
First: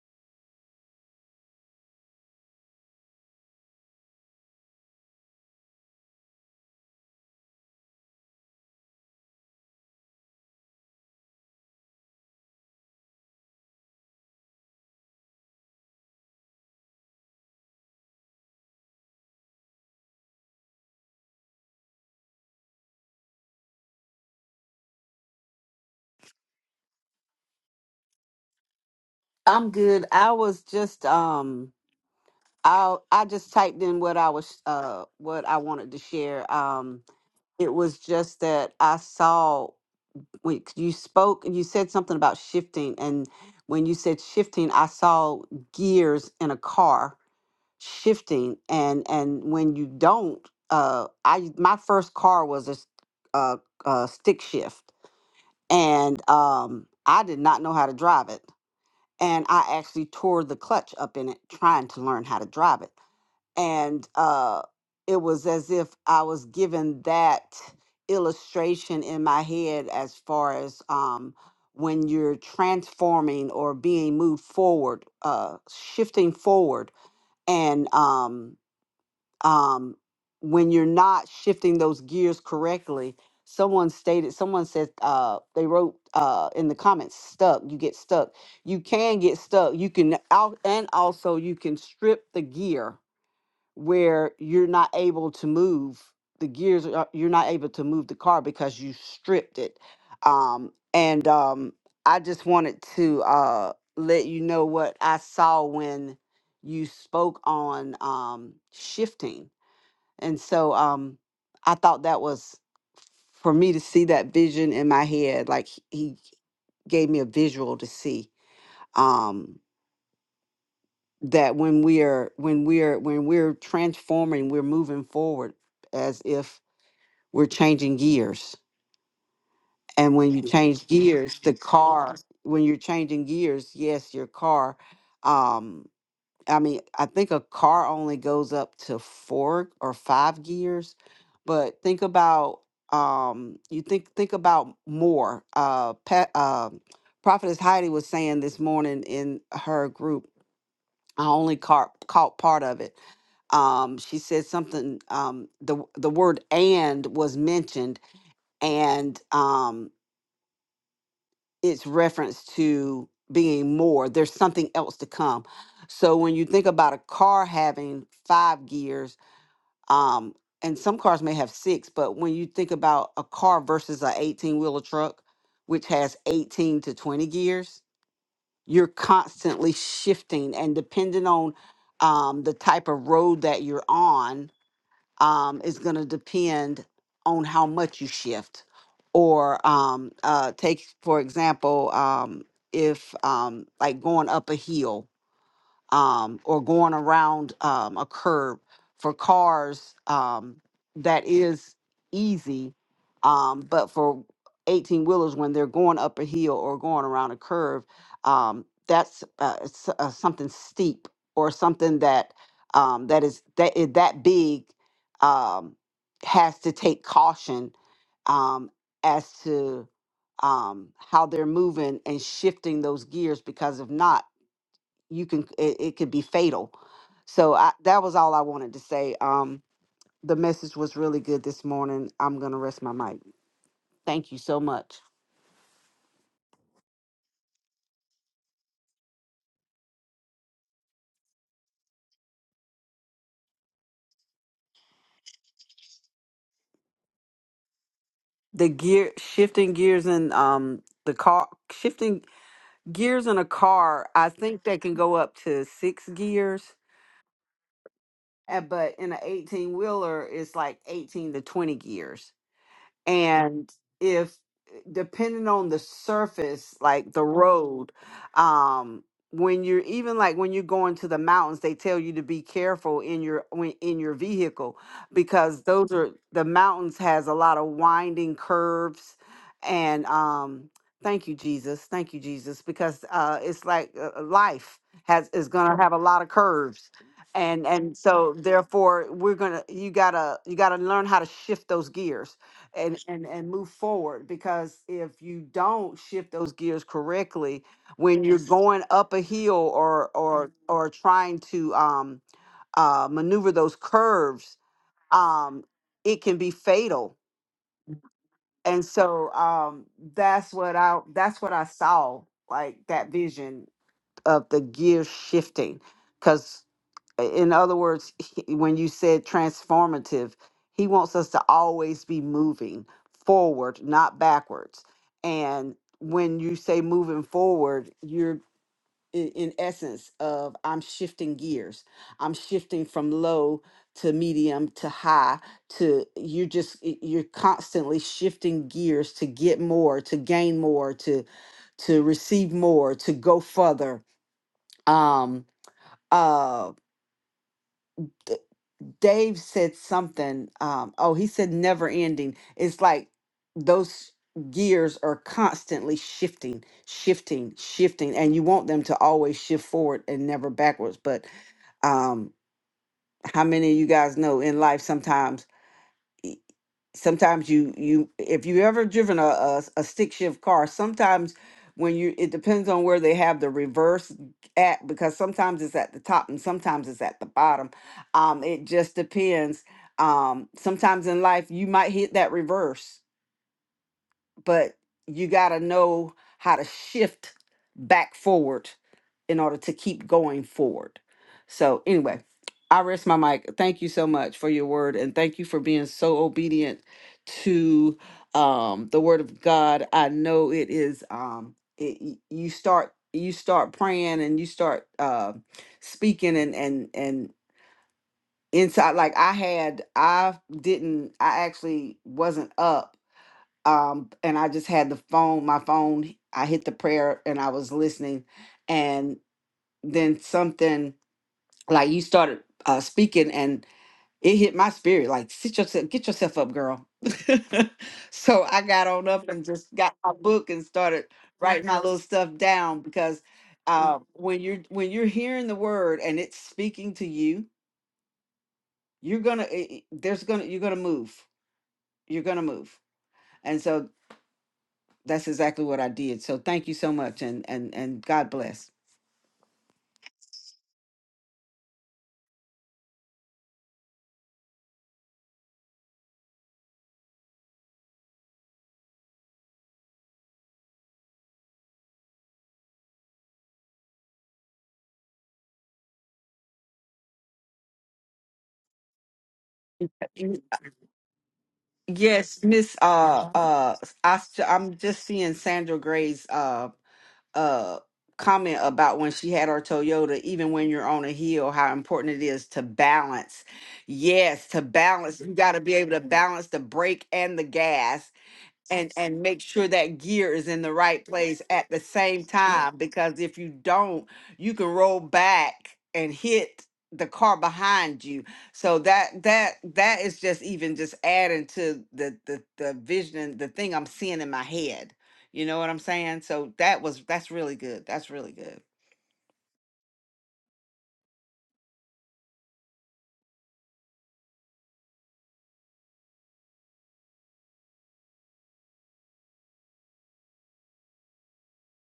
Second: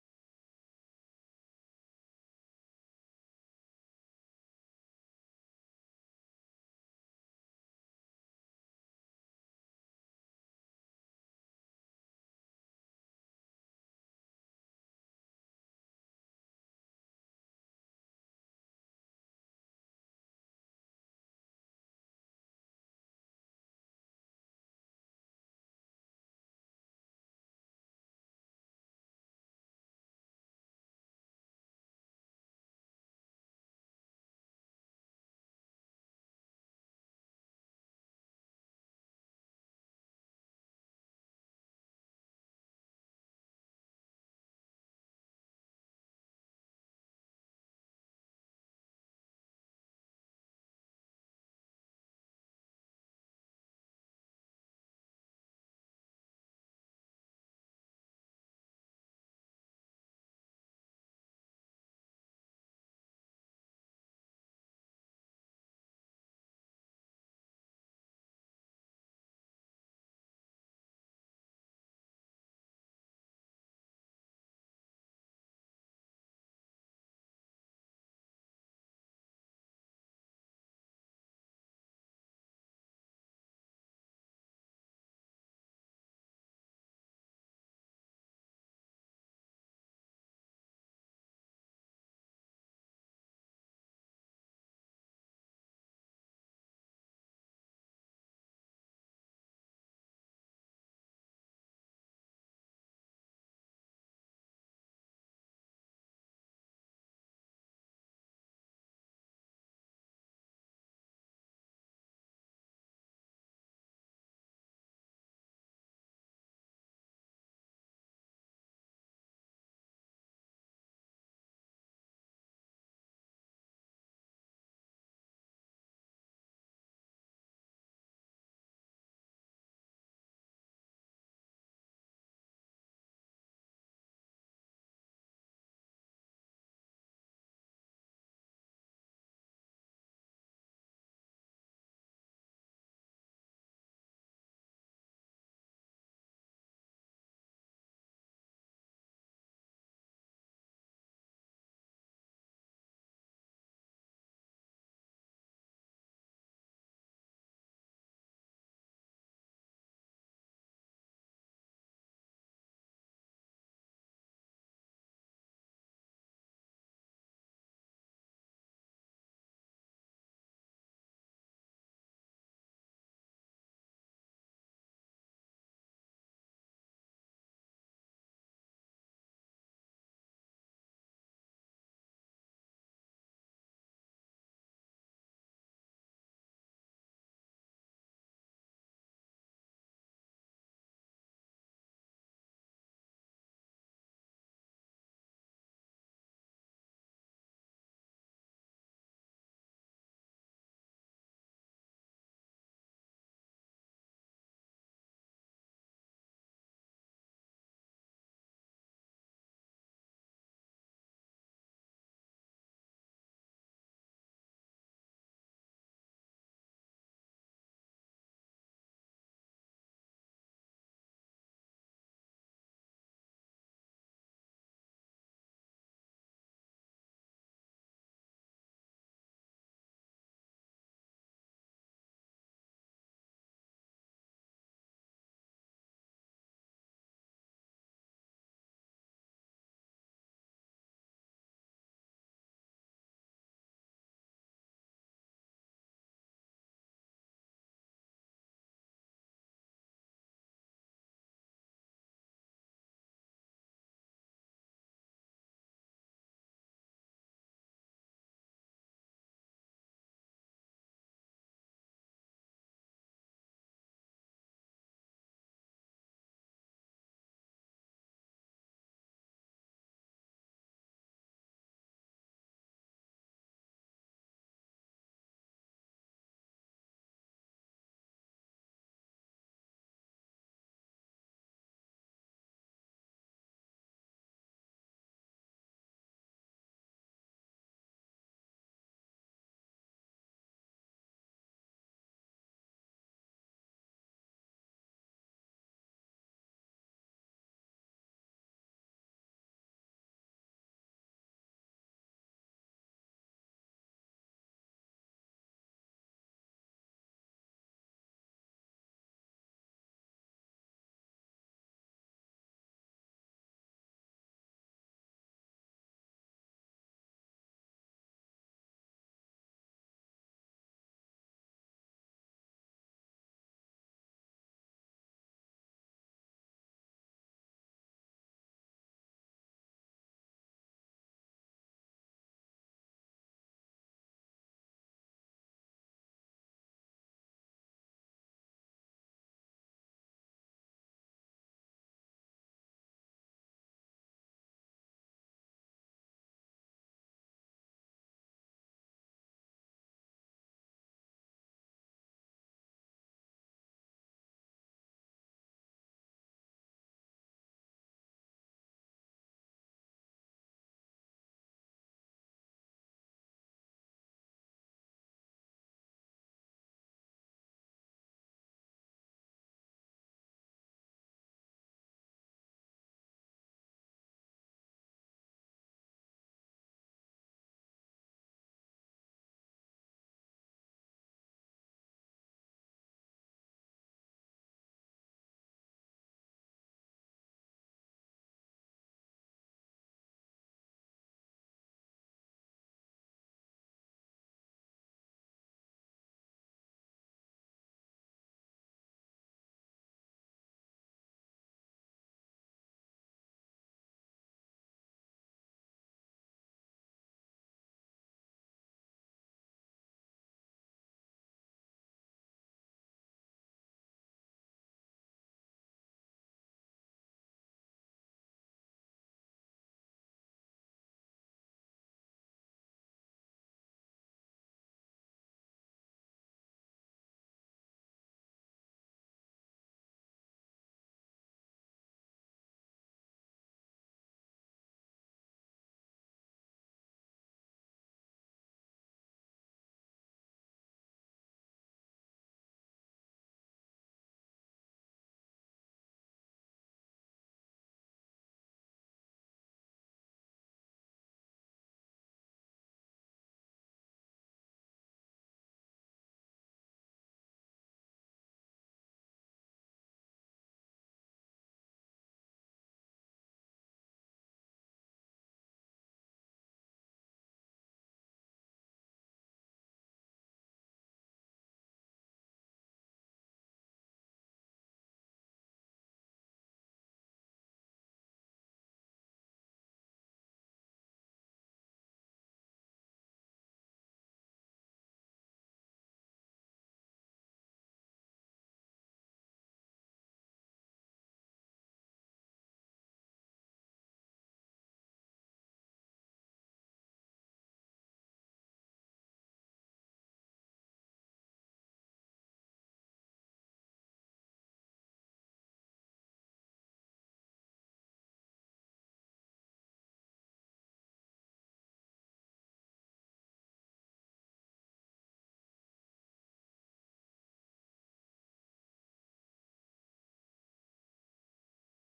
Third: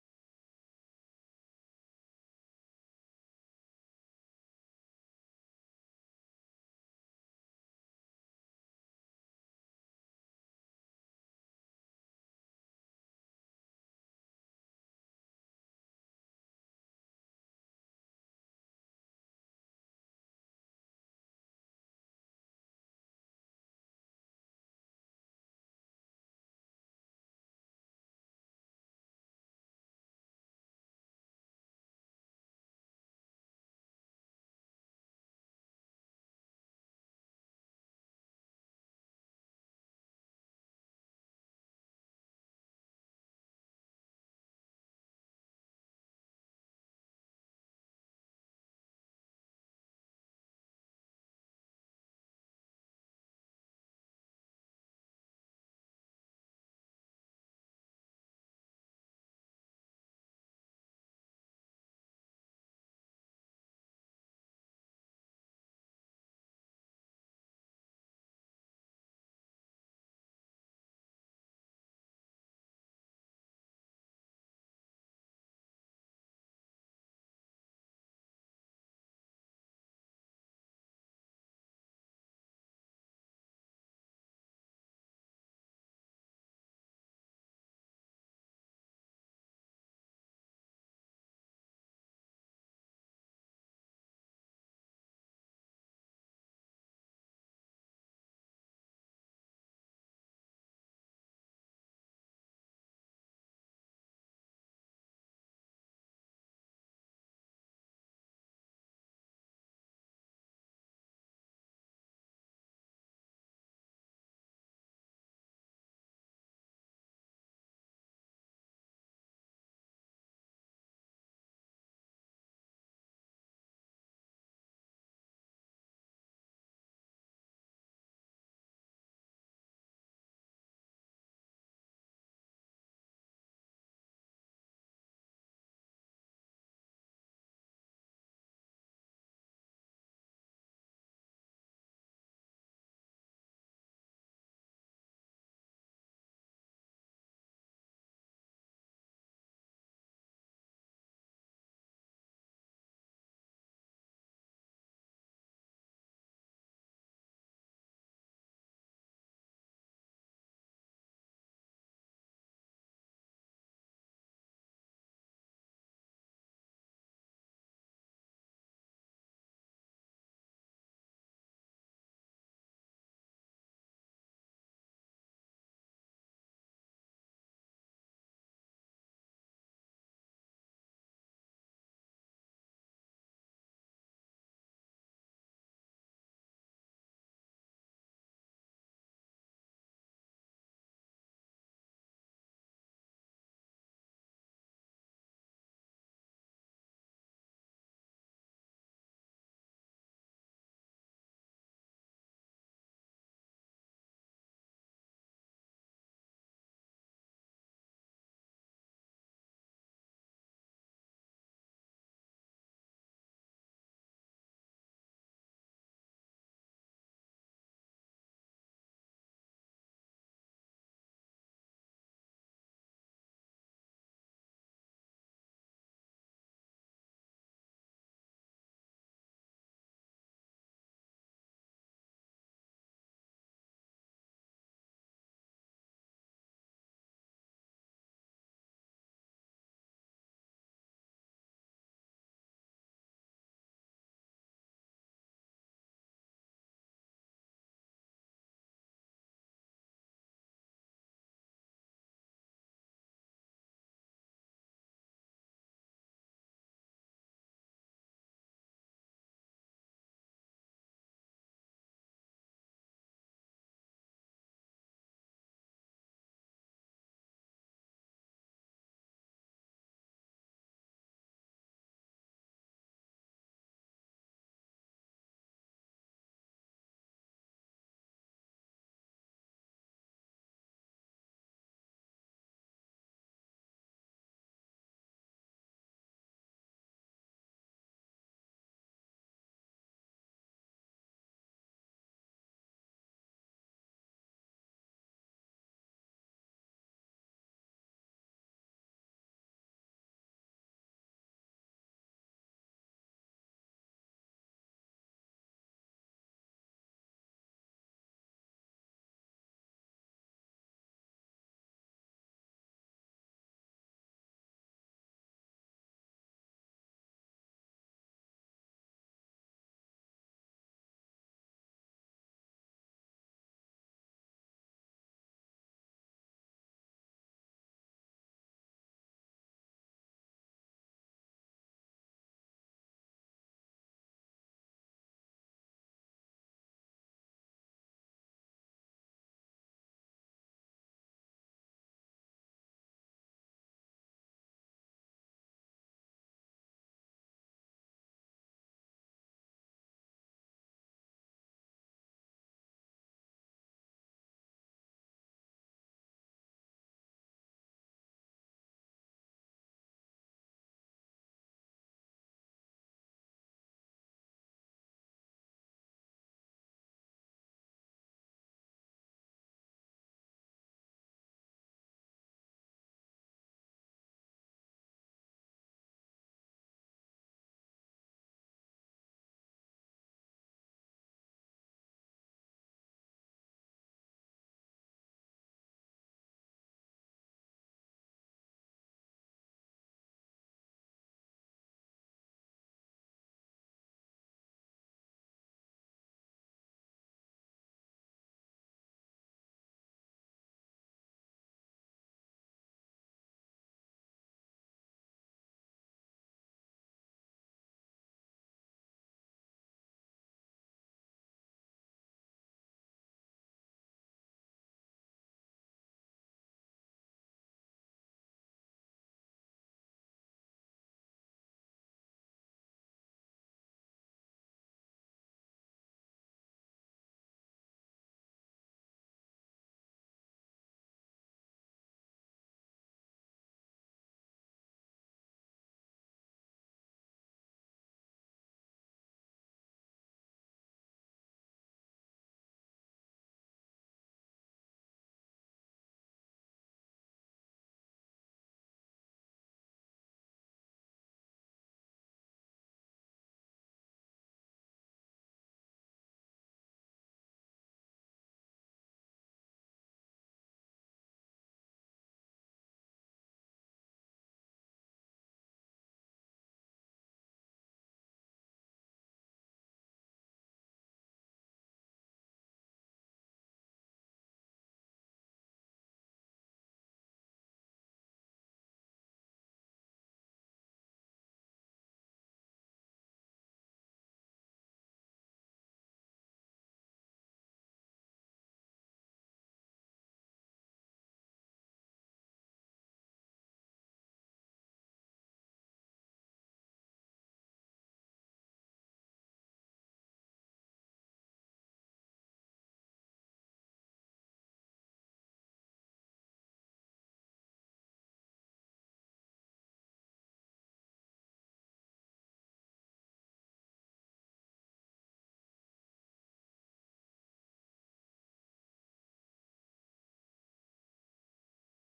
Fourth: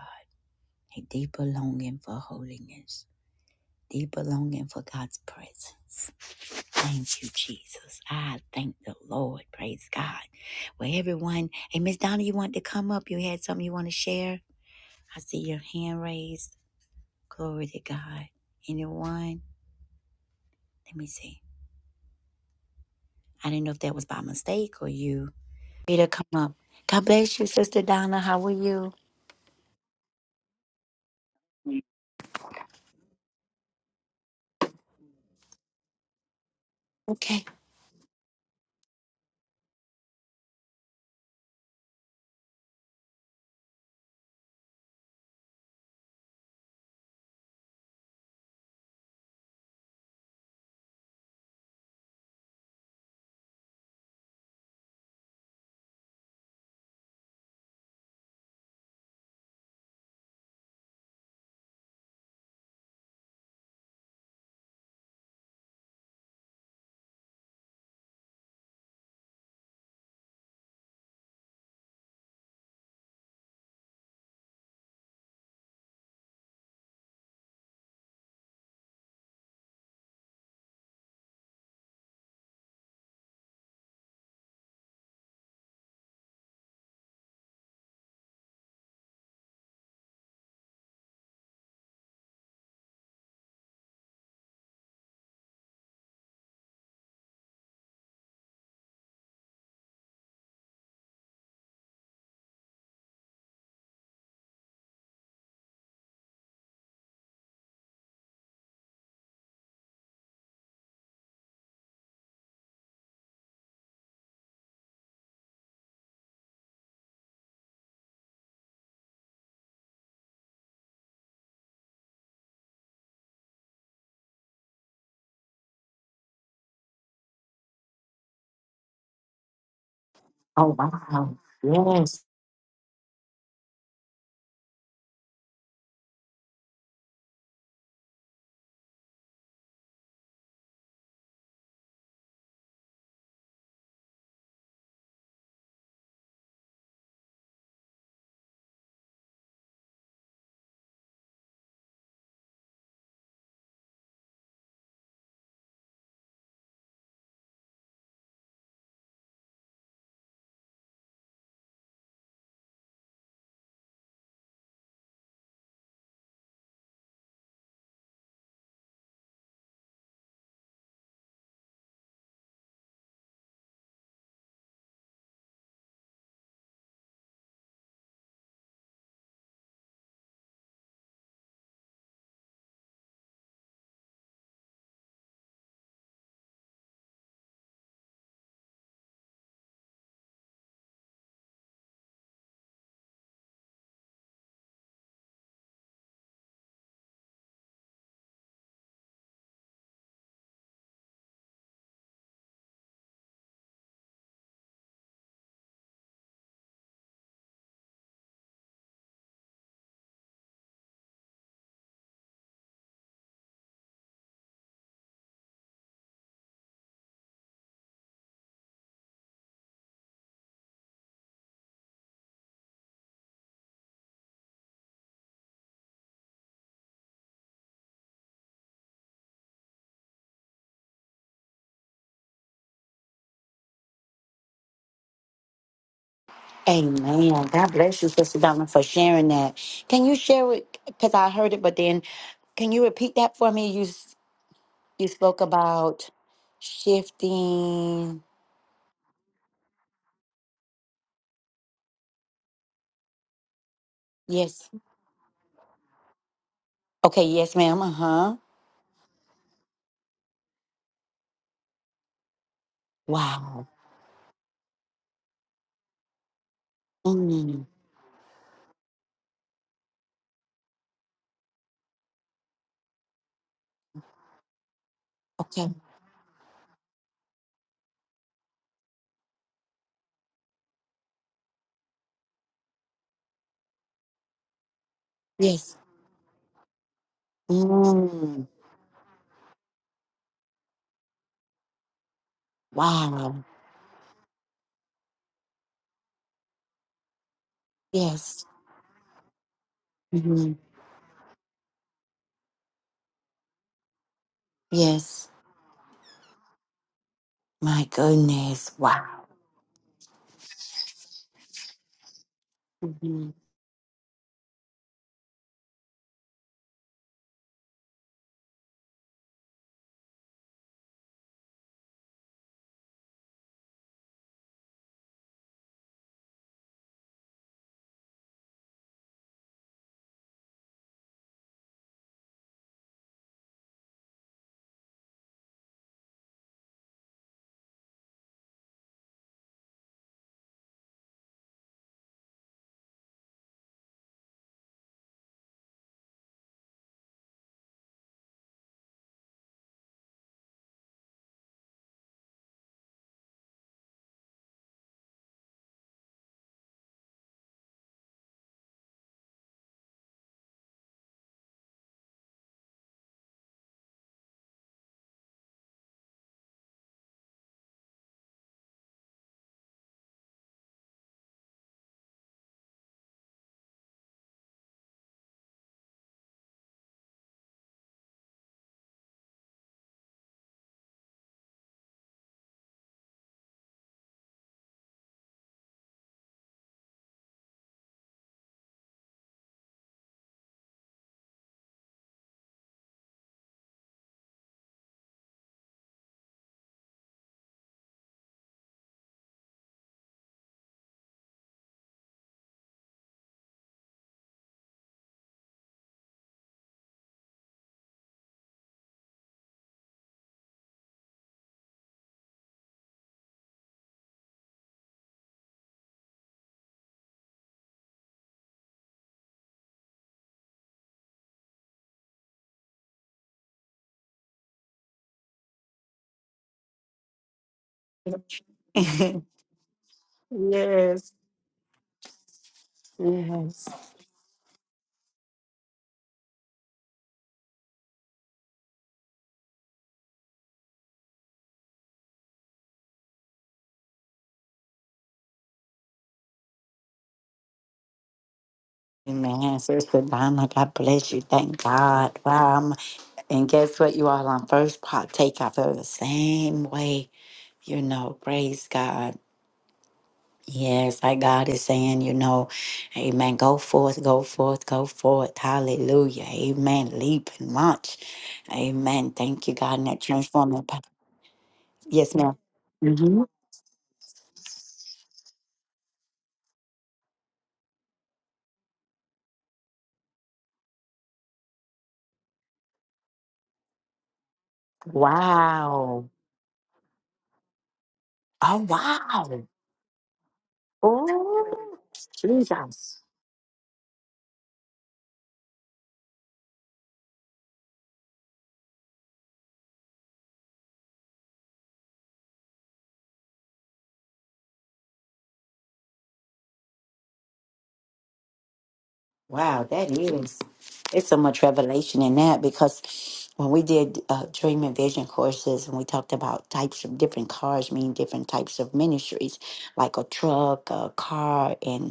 [SPEAKER 1] A deeper longing for holiness, deeper longing for God's presence. Thank you, Jesus. I thank the Lord. Praise God. Well, everyone, hey, Miss Donna, you want to come up? You had something you want to share? I see your hand raised. Glory to God. Anyone? Let me see. I didn't know if that was by mistake or you. Peter, come up. God bless you, Sister Donna. How are you?
[SPEAKER 3] I'm good. I was just um I I just typed in what I was uh what I wanted to share. Um
[SPEAKER 1] Okay.
[SPEAKER 3] it was just that I saw when you spoke and you said something about shifting and when you said shifting I saw gears in a car shifting and and when you don't uh I my first car was a s- uh, uh stick shift and um I did not know how to drive it and I actually tore the clutch up in it trying to learn how to drive it. And uh, it was as if I was given that illustration in my head as far as um, when you're transforming or being moved forward, uh, shifting forward. And um, um, when you're not shifting those gears correctly. Someone stated, someone said, uh, they wrote uh, in the comments, stuck, you get stuck. You can get stuck. You can out, and also you can strip the gear where you're not able to move the gears, are- uh, you're not able to move the car because you stripped it. Um, and um, I just wanted to uh, let you know what I saw when you spoke on um, shifting and so um I thought that was for me to see that vision in my head, like he he gave me a visual to see. Um that when we're when we're when we're transforming, we're moving forward as if we're changing gears. And when you
[SPEAKER 1] Oh,
[SPEAKER 3] change
[SPEAKER 1] wow.
[SPEAKER 3] gears, the car
[SPEAKER 1] Yes.
[SPEAKER 3] when you're changing gears, yes, your car. Um, I mean, I think a car only goes up to four or five gears, but think about um, you think think about more. Uh, Pat, uh, Prophetess Heidi was saying this morning in her group. I only caught caught part of it. Um, she said something. Um, the the word "and" was mentioned, and um, it's reference to being more. There's something else to come. So when you think about a car having five gears, um, and some cars may have six, but when you think about a car versus a 18 wheeler truck, which has 18 to 20 gears, you're constantly shifting and depending on um, the type of road that you're on, um, is going to depend on how much you shift. Or um, uh, take, for example, um, if um, like going up a hill, um, or going around um, a curb for cars um, that is easy um, but for 18 wheelers when they're going up a hill or going around a curve um, that's uh, s- uh, something steep or something that um, that is that is that big um, has to take caution um, as to um, how they're moving and shifting those gears because if not you can it, it could be fatal so I, that was all i wanted to say um the message was really good this morning i'm gonna rest my mic thank you so much
[SPEAKER 1] Amen. God bless you, Sister Donna, for sharing that. Can you share it? Because I heard it, but then can you repeat that for me? You You spoke about shifting.
[SPEAKER 3] the gear shifting gears in um the car shifting gears in a car i think
[SPEAKER 1] Yes.
[SPEAKER 3] they can go up to six gears
[SPEAKER 1] Okay. Yes, ma'am. Uh huh.
[SPEAKER 3] uh, but in an 18 wheeler it's like 18 to 20 gears
[SPEAKER 1] Wow.
[SPEAKER 3] and if depending on the surface like the
[SPEAKER 1] Mm.
[SPEAKER 3] road um when you're even like when you're going to the mountains they tell you to be careful in your when in your vehicle because
[SPEAKER 1] Okay.
[SPEAKER 3] those are the mountains has a lot of winding curves and um thank you jesus thank you jesus because uh it's like uh, uh, life has is going
[SPEAKER 1] Yes.
[SPEAKER 3] to have a lot of curves and and so
[SPEAKER 1] Mm.
[SPEAKER 3] therefore we're going to you got to you got to learn how to shift those gears and and
[SPEAKER 1] Wow.
[SPEAKER 3] and move forward because if you don't shift those gears correctly when you're
[SPEAKER 1] Yes.
[SPEAKER 3] Yes. going up a hill or or Mhm.
[SPEAKER 1] hmm
[SPEAKER 3] or trying to um uh maneuver those curves
[SPEAKER 1] Yes.
[SPEAKER 3] um it can be fatal
[SPEAKER 1] My goodness.
[SPEAKER 3] and
[SPEAKER 1] Wow.
[SPEAKER 3] so um that's what i that's what i saw like that
[SPEAKER 1] hmm
[SPEAKER 3] vision of the gear shifting because in other words, he- when you said transformative, he wants us to always be moving forward, not backwards. And when you say moving forward, you're i- in essence of I'm shifting gears. I'm shifting from low to medium to high to you're just y- you're constantly shifting gears to get more, to gain more, to to receive more, to go further. Um uh Dave said something. Um, oh, he said never ending. It's like those gears are constantly shifting, shifting, shifting, and you want them to always shift forward and never backwards. But um, how many of you guys know in life sometimes? sometimes you you if you ever driven a a a stick shift car sometimes when you it depends on where they have the reverse at because sometimes it's at the top and sometimes it's at the bottom um it just depends um sometimes in life you might hit that reverse but you got to know how to shift back forward in order to keep going forward. So, anyway, I rest my mic. Thank you so much for your word and thank you for being so obedient to um the word of God. I know it is um it, y- you start you start praying and you start uh speaking and and and inside like I had I didn't I actually wasn't up um and i just had the phone my phone i hit the prayer and i was listening and then something like you started uh speaking and it hit my spirit like sit yourself get yourself up girl so i got on up and just got my book and started
[SPEAKER 1] yes.
[SPEAKER 3] writing my little stuff down because
[SPEAKER 1] Yes.
[SPEAKER 3] uh when you're when you're hearing the word and it's speaking to you you're gonna it, it- there's gonna you're gonna move you're gonna move and so. That's exactly what I did. So thank you so much, and and and God bless.
[SPEAKER 1] Amen. Sister Donna, God bless you. Thank God. Wow. And guess what, you all? on am first partaker. I feel the same way. You know, praise God. Yes, like God is saying, you know, amen. Go forth, go forth, go forth. Hallelujah. Amen. Leap and launch. Amen. Thank you, God, in that
[SPEAKER 3] Mm,
[SPEAKER 1] transforming power. Yes, madam
[SPEAKER 3] Yes, Miss.
[SPEAKER 1] hmm
[SPEAKER 3] Uh, uh, I, am just seeing Sandra Gray's uh uh comment about when she had her Toyota. Even when you're on a hill, how important it is to balance. Yes, to balance. You got to be able to
[SPEAKER 1] Wow.
[SPEAKER 3] balance the brake and the gas
[SPEAKER 1] Oh,
[SPEAKER 3] and and make
[SPEAKER 1] wow.
[SPEAKER 3] sure that gear is in the right place at
[SPEAKER 1] Oh,
[SPEAKER 3] the same time
[SPEAKER 1] Jesus.
[SPEAKER 3] because if you don't you can roll back and hit the car behind you so that that that is just even just adding to the the, the vision and the thing i'm seeing in my head you know what i'm saying so that was that's really good that's really good
[SPEAKER 1] Wow, that is. It's so much revelation in that because when we did uh, dream and vision courses and we talked about types of different cars, meaning different types of ministries, like a truck, a car, and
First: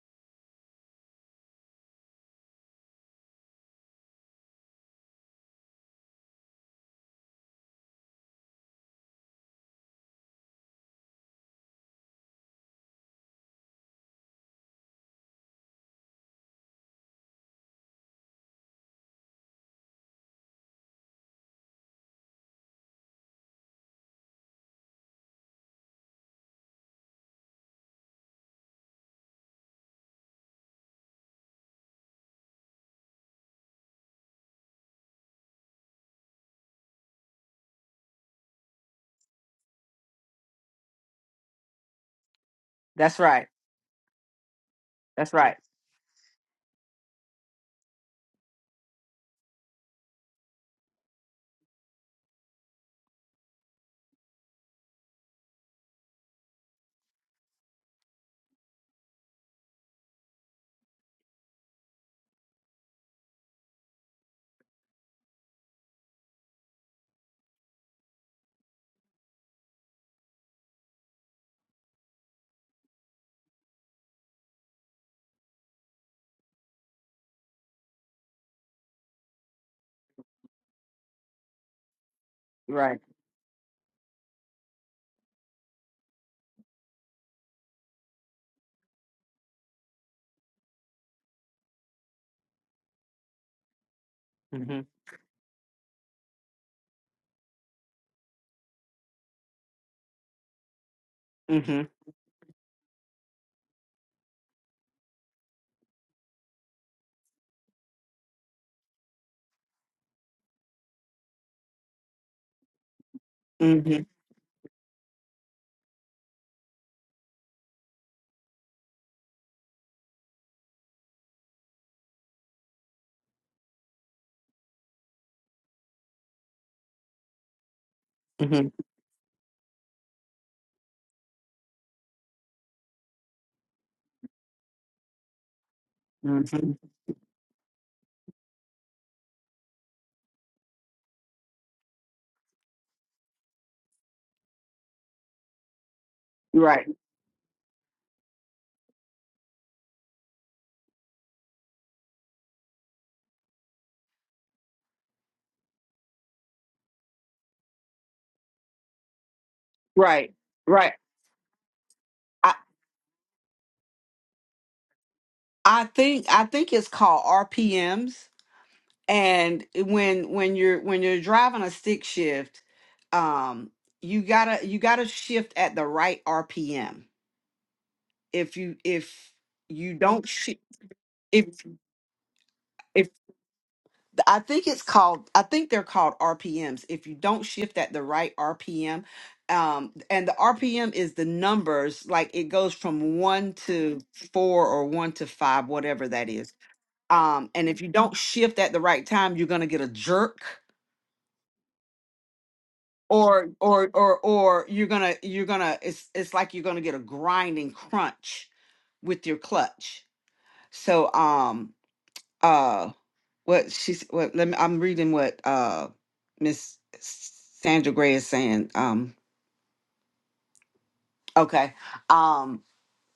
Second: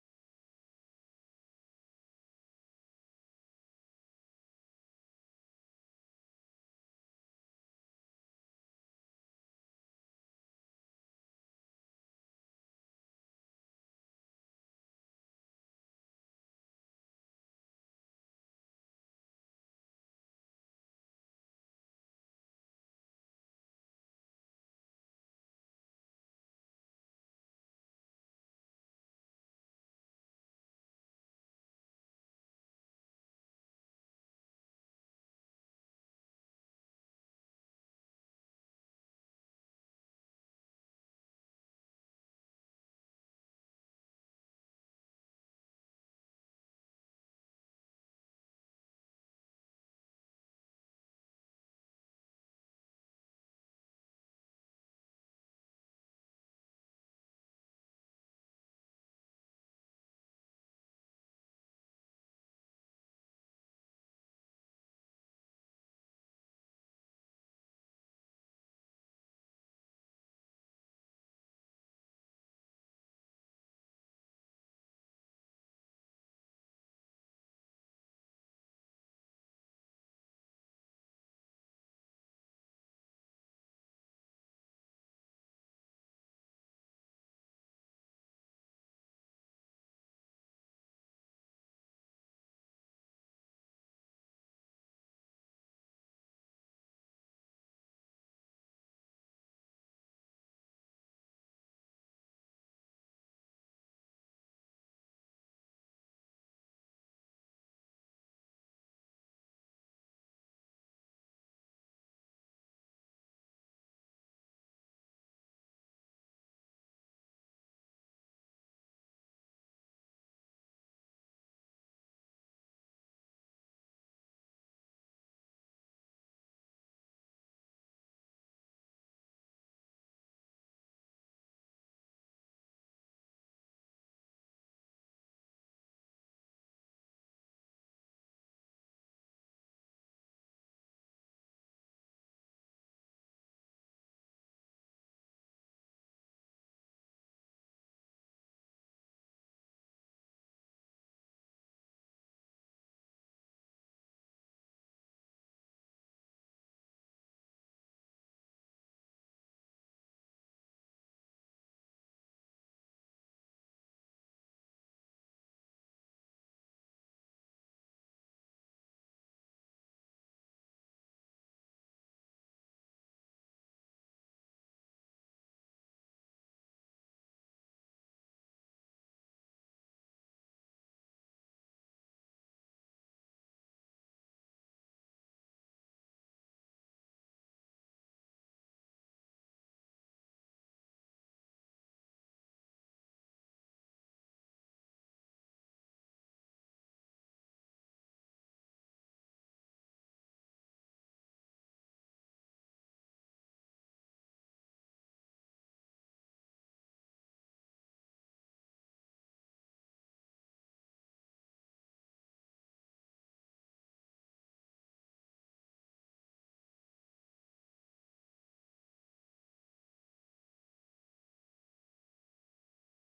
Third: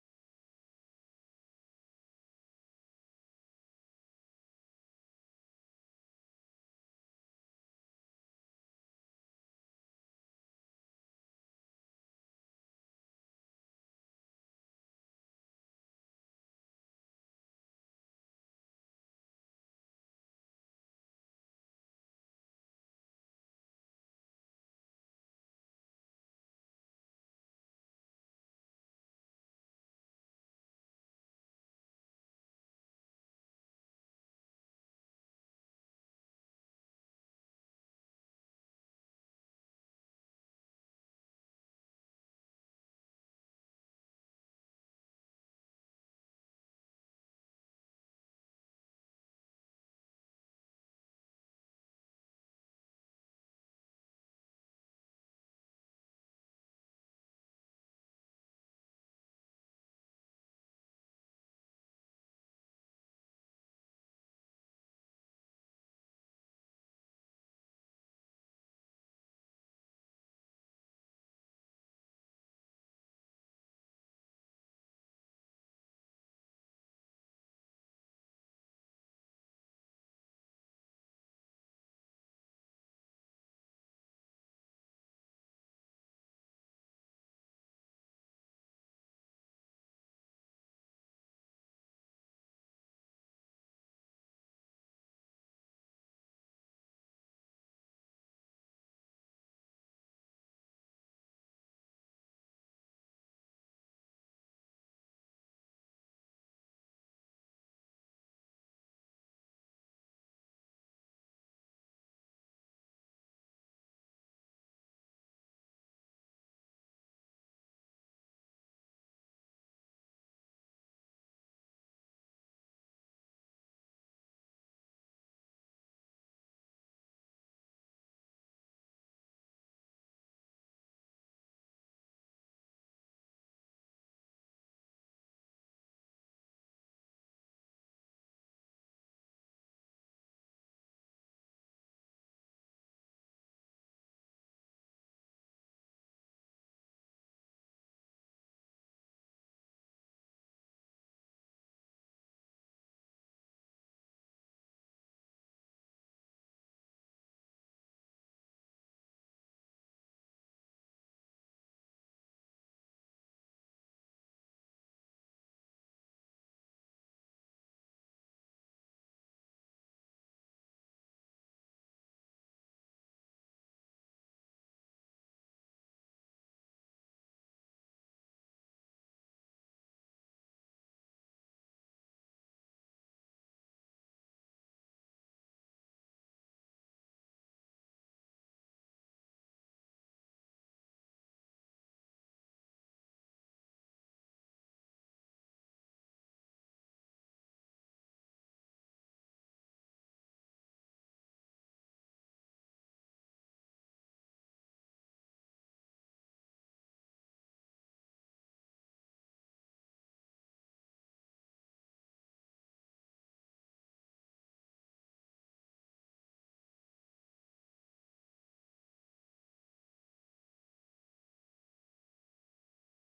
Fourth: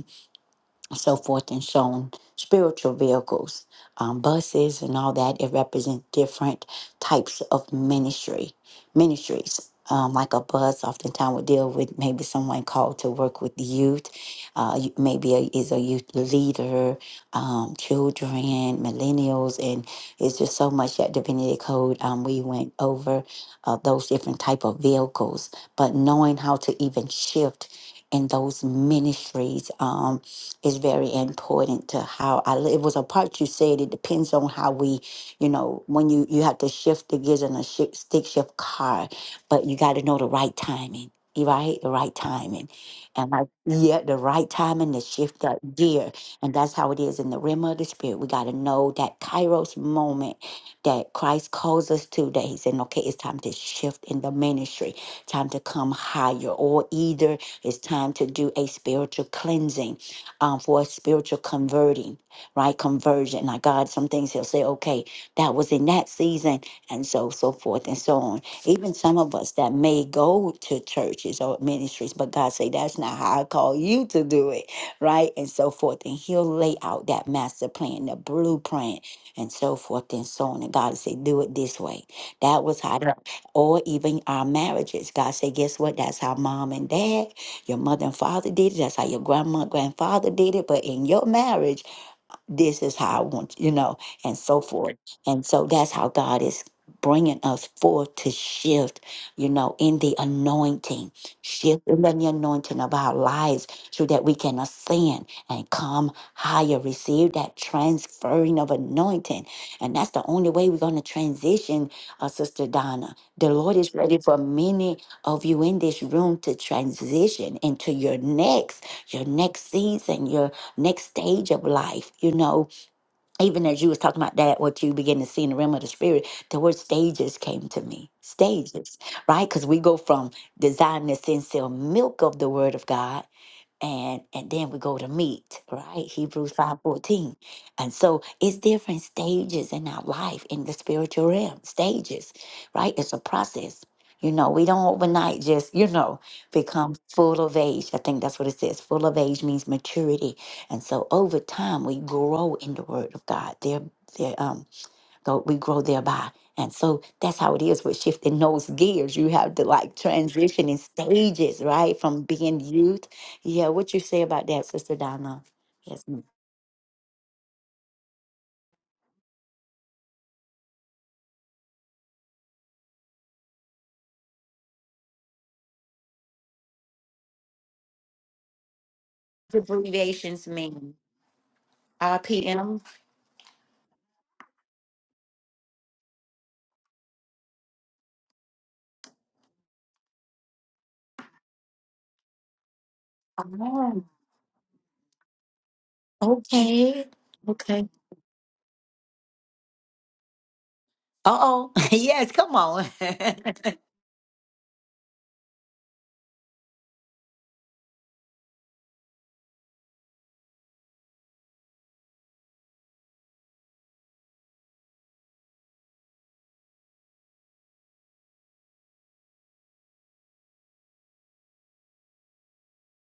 [SPEAKER 1] so forth and shown spiritual vehicles um, buses and all that it represents different types of ministry ministries um, like a bus oftentimes would deal with maybe someone called to work with youth uh, you- maybe a, is a youth leader um, children millennials and it's just so much that divinity code um, we went over uh, those different type of vehicles but knowing how to even shift in those ministries um is very important to how I live. It was a part you said it depends on how we, you know, when you you have to shift the gears in a shi stick shift car, but you got to know the right timing. you Right, the right timing,
[SPEAKER 3] that's
[SPEAKER 1] and
[SPEAKER 3] right.
[SPEAKER 1] like yeah, the right timing to
[SPEAKER 3] That's
[SPEAKER 1] shift
[SPEAKER 3] right.
[SPEAKER 1] that gear, and that's how it is in the realm of the spirit. We got to know that Kairos moment that Christ calls us to. That He said, okay, it's time to shift in the ministry, time to come higher, or either it's time to do a spiritual cleansing um, for a spiritual converting, right? Conversion. Like God, some things He'll say, okay, that was in that season, and so so forth and so on. Even some of us that may go to churches or ministries, but God say that's not how I call you to do it, right? And so forth. And He'll lay out that master plan, the blueprint, and so forth and so on. And God will say, do it this way. That was
[SPEAKER 3] Right.
[SPEAKER 1] how. Yeah. Or even our marriages. God say, guess what? That's how mom and dad. Your mother and father did it. That's how your grandma, grandfather did it. But in your marriage, this is how I want, you know, and so
[SPEAKER 3] Mhm.
[SPEAKER 1] forth. And so that's how God is bringing us forth to shift, you know, in the anointing, shift
[SPEAKER 3] Mhm.
[SPEAKER 1] in the anointing of our lives so that we can ascend and come higher, receive that transferring of anointing. And that's the only way we're going to transition, uh, Sister Donna. The Lord is
[SPEAKER 3] Mhm.
[SPEAKER 1] ready for many of you in this room to transition into your next, your next season, your next stage of life you know even as you was talking about that what you begin to see in the realm of the spirit the word stages came to me
[SPEAKER 3] Mhm.
[SPEAKER 1] stages right because we go from desiring the sincere milk of the word of god and and then we go to meat right hebrews
[SPEAKER 3] Mhm.
[SPEAKER 1] 5.14 and so it's different stages in our life in the spiritual realm stages right it's a process you know we don't overnight just you know
[SPEAKER 3] Right.
[SPEAKER 1] become full of age i think that's what it says full of age means maturity and so over time we grow in the word of god there there um though we grow thereby and so that's how it is with shifting those gears you have to like
[SPEAKER 3] Right.
[SPEAKER 1] transition in
[SPEAKER 3] Right.
[SPEAKER 1] stages right from
[SPEAKER 3] I
[SPEAKER 1] youth
[SPEAKER 3] I think I think it's called RPMs and when when you're when you're driving a stick shift um you got to you got to shift at the right RPM if you if you don't shi if if I think it's called I think they're called RPMs. If you don't shift at the right RPM, um, and the RPM is the numbers like it goes from one to four or one to five, whatever that is. Um, and if you don't shift at the right time, you're gonna get a jerk.
[SPEAKER 1] yes, come on.
[SPEAKER 3] Or or or or you're gonna you're gonna it's it's like you're gonna get a grinding crunch with your clutch. So um uh. what she's what let me I'm reading what uh Miss Sandra Gray is saying. Um okay. Um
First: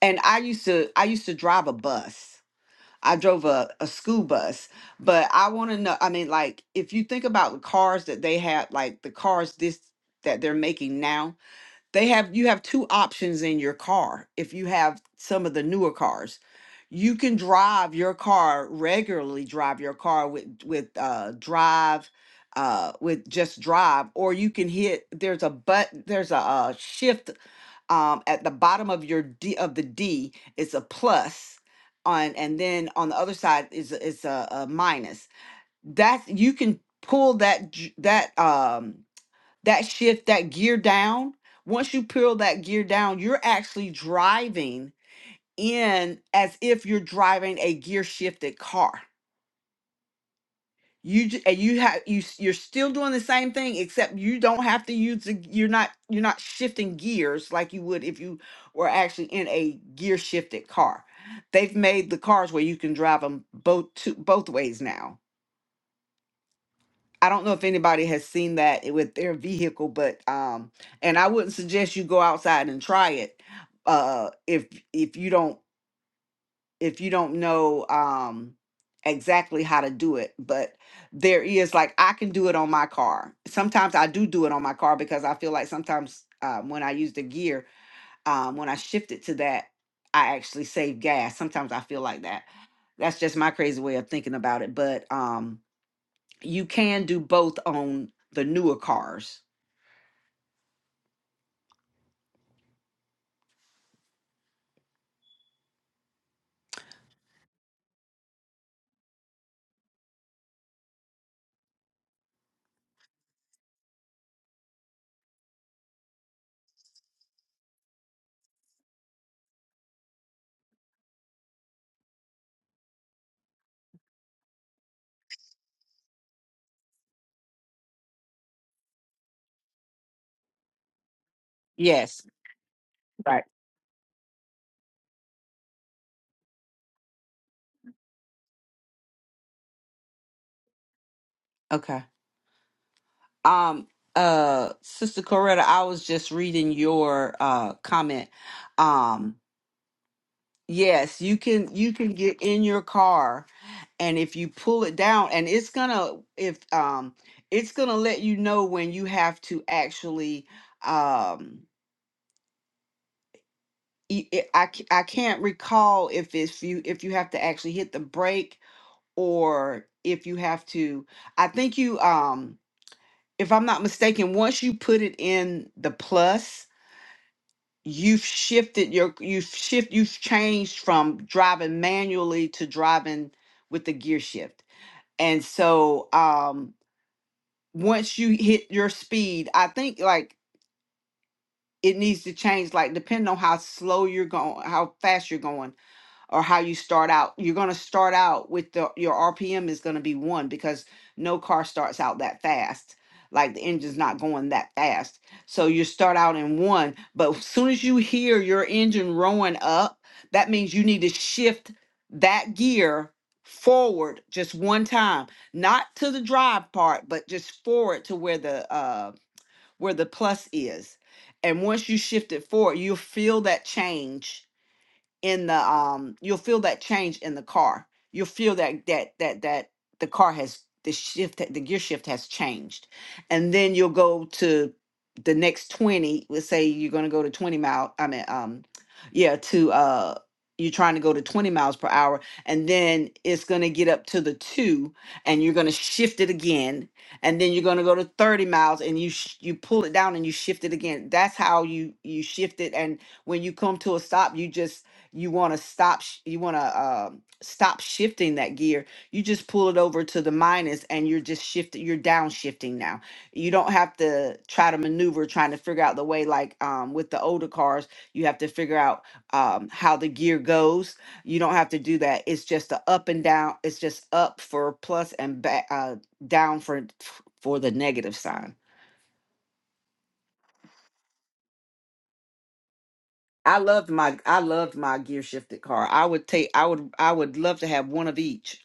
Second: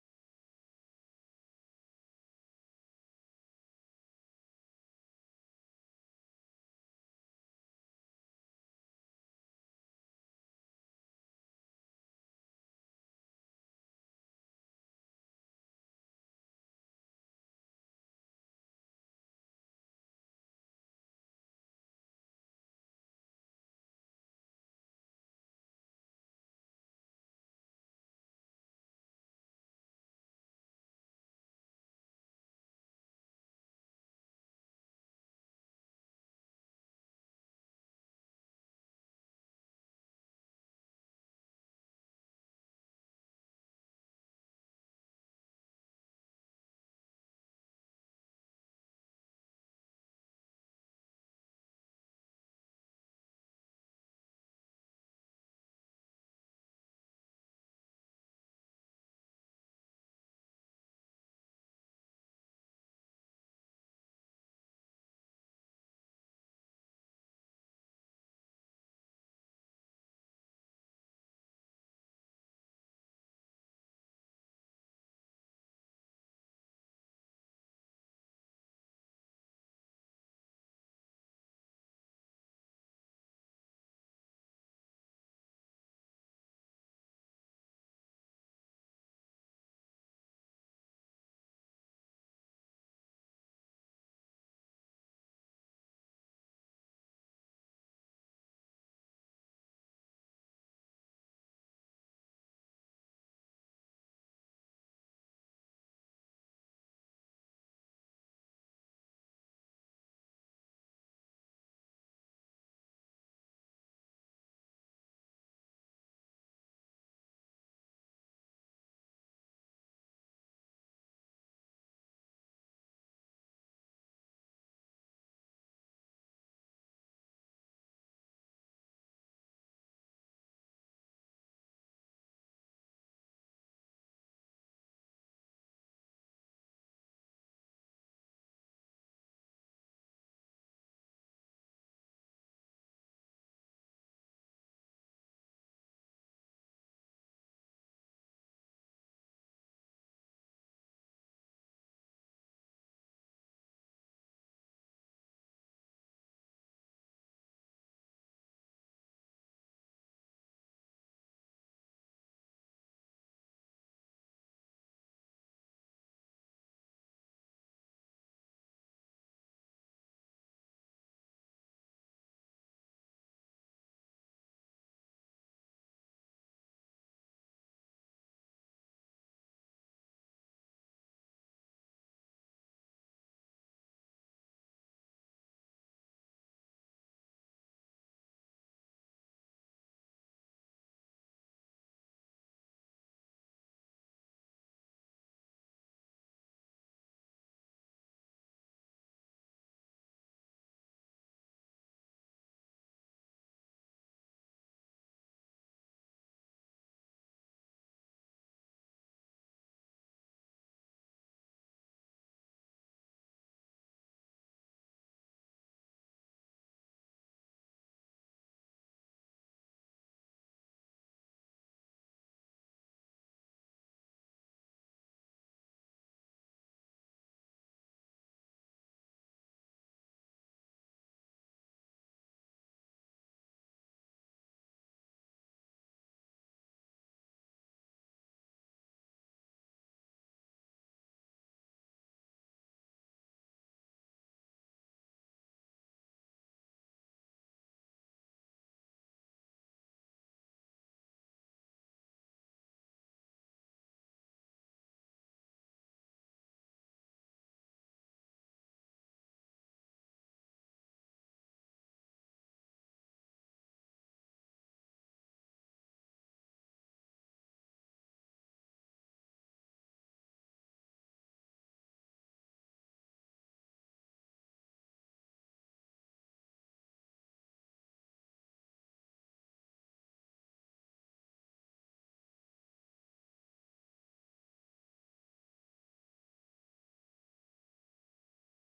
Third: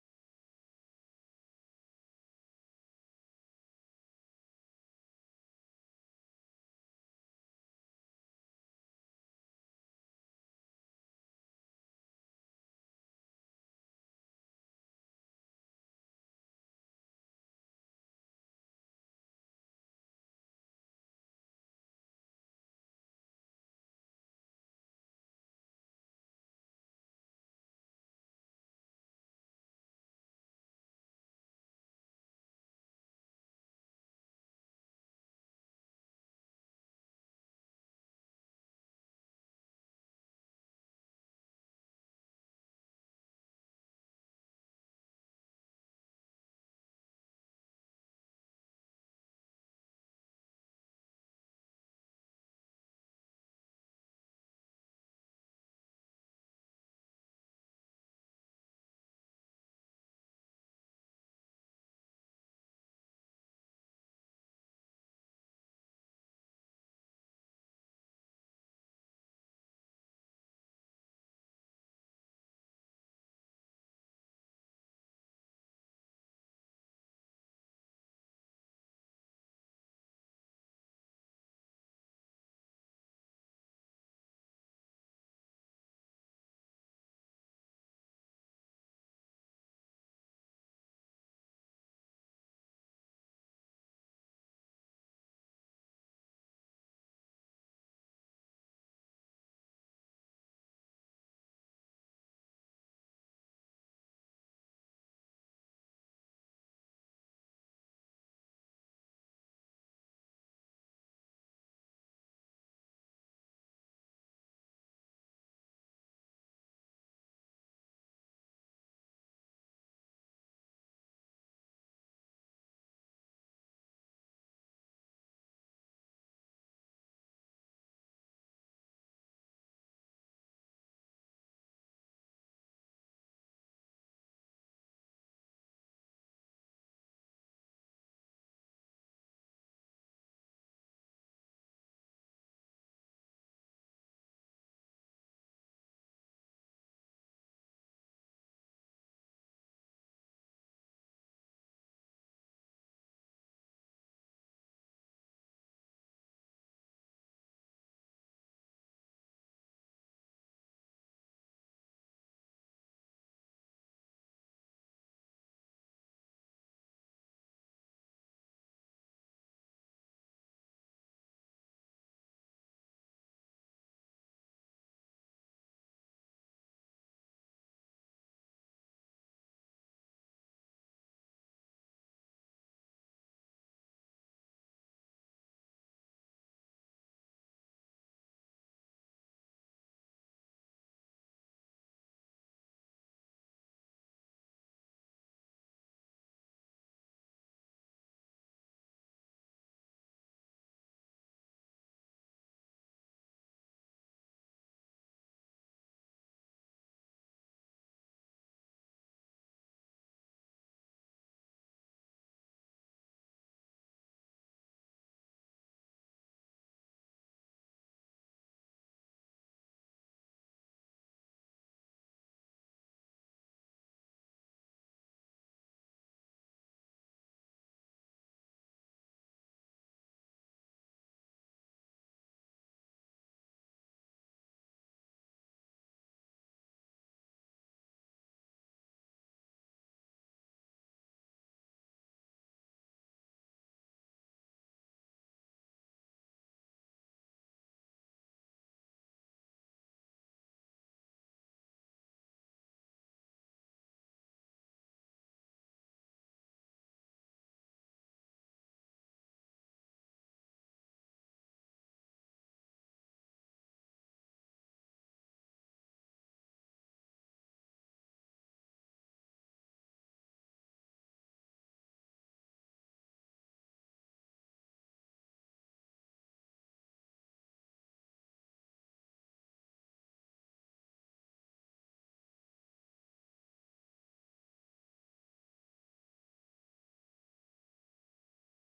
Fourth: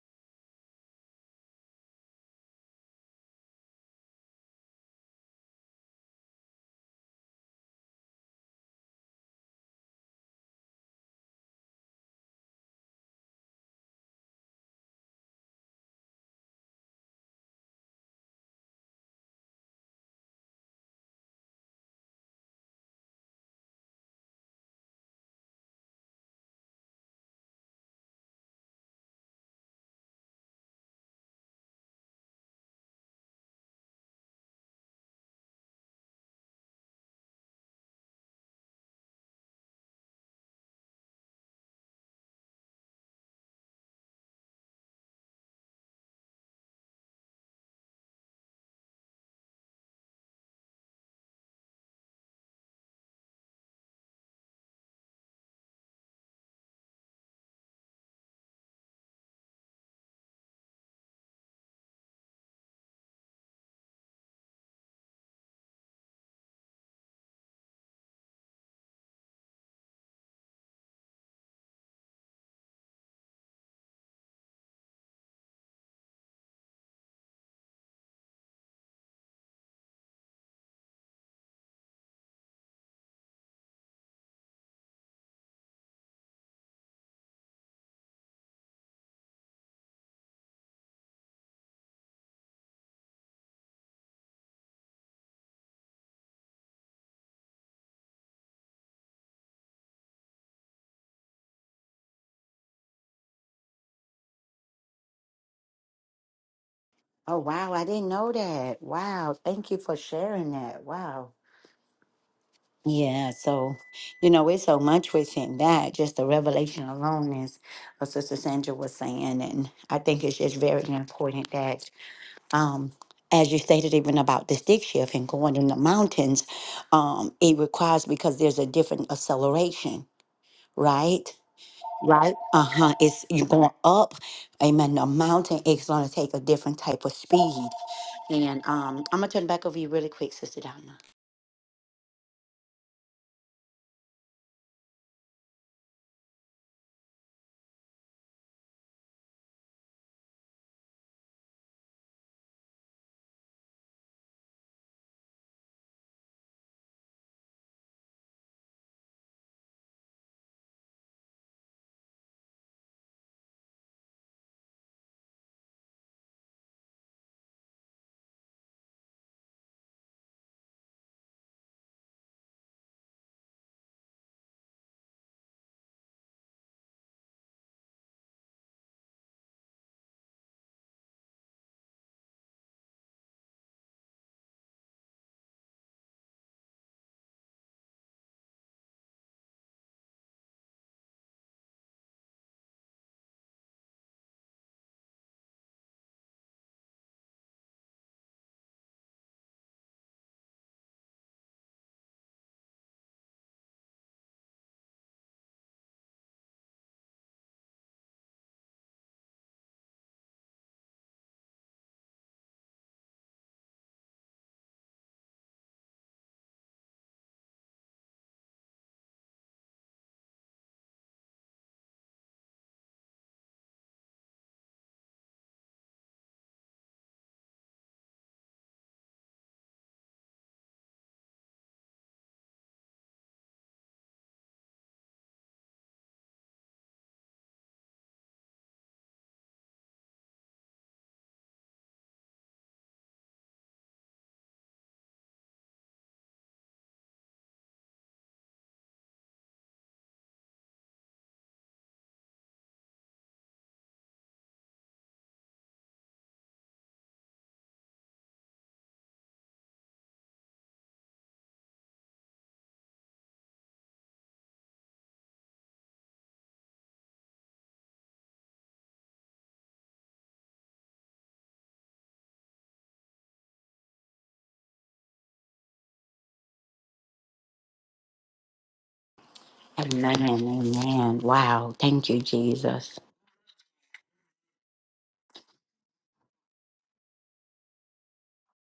[SPEAKER 3] and I used to I used to drive a bus. I drove a, a school bus, but I want to know I mean like if you think about the cars that they have like the cars this that they're making now they have you have two options in your car if you have some of the newer cars you can drive your car regularly drive your car with with uh drive uh with just drive or you can hit there's a but there's a, uh shift um at the bottom of your d of the d it's a plus on and then on the other side is a- it's a, a minus that's you can pull that dr- that um that shift that gear down once you peel that gear down you're actually driving in as if you're driving a gear shifted car you ju- and you have you s- you're still doing the same thing except you don't have to use the g- you're not you're not shifting gears like you would if you were actually in a gear shifted car they've made the cars where you can drive them both to both ways now I don't know if anybody has seen that i- with their vehicle, but um, and I wouldn't suggest you go outside and try it, uh, if if you don't if you don't know um exactly how to do it. But there is like I can do it on my car. Sometimes I do do it on my car because I feel like sometimes um, when I use the gear, um, when I shift it to that, I actually save gas. Sometimes I feel like that. That's just my crazy way of thinking about it, but um you can do both on the newer cars.
[SPEAKER 1] Oh, wow. I didn't know that. Wow. Thank you for sharing that. Wow. Yeah. So, you know, it's so much within that. Just the revelation alone is what Sister Sandra was saying. And I think it's just very important that, um, as you stated, even about the stick shift and going in the mountains, um, it requires because there's a different acceleration, right?
[SPEAKER 3] Yes.
[SPEAKER 1] Right? Uh huh. It's
[SPEAKER 3] Right.
[SPEAKER 1] you're going up. Amen. A mountain is going to take a different type of speed. And um, I'm going to turn back over you really quick, Sister Donna.
[SPEAKER 3] Okay. Um uh Sister Coretta, I was just reading your uh comment. Um yes, you can you can get in your car and if you pull it down and it's going to if um it's going to let you know when you have to actually um e- it- I, c- I can't recall if it's you if you have to actually hit the brake or if you have to i think you um if i'm not mistaken once you put it in the plus you've shifted your you've shift you've changed from driving manually to driving with the gear shift and so um once you hit your speed i think like it needs to change like depending on how slow you're going how fast you're going or how you start out. You're going to start out with the, your RPM is going to be one because no car starts out that fast. Like the engine's not going that fast. So you start out in one, but as soon as you hear your engine rolling up, that means you need to shift that gear forward just one time, not to the drive part, but just forward to where the uh where the plus is. And once you shift it forward, you'll feel that change in the um you'll feel that change in the car you'll feel that that that that the car has the shift the gear shift has changed and then you'll go to the next 20 let's say you're going to go to 20 mile i mean um yeah to uh you're trying to go to 20 miles per hour and then it's going to get up to the 2 and you're going to shift it again and then you're going to go to 30 miles and you sh- you pull it down and you shift it again that's how you you shift it and when you come to a stop you just you want to stop sh- you want to uh, stop shifting that gear you just pull it over to the minus and you're just shifting you're downshifting now you don't have to try to maneuver trying to figure out the way like um, with the older cars you have to figure out um, how the gear goes you don't have to do that it's just a up and down it's just up for plus and back uh, down for for the negative sign
[SPEAKER 1] Amen. Amen. Wow. Thank you, Jesus.
[SPEAKER 3] I loved my I loved my gear shifted car. I would take I would I would love to have one of each.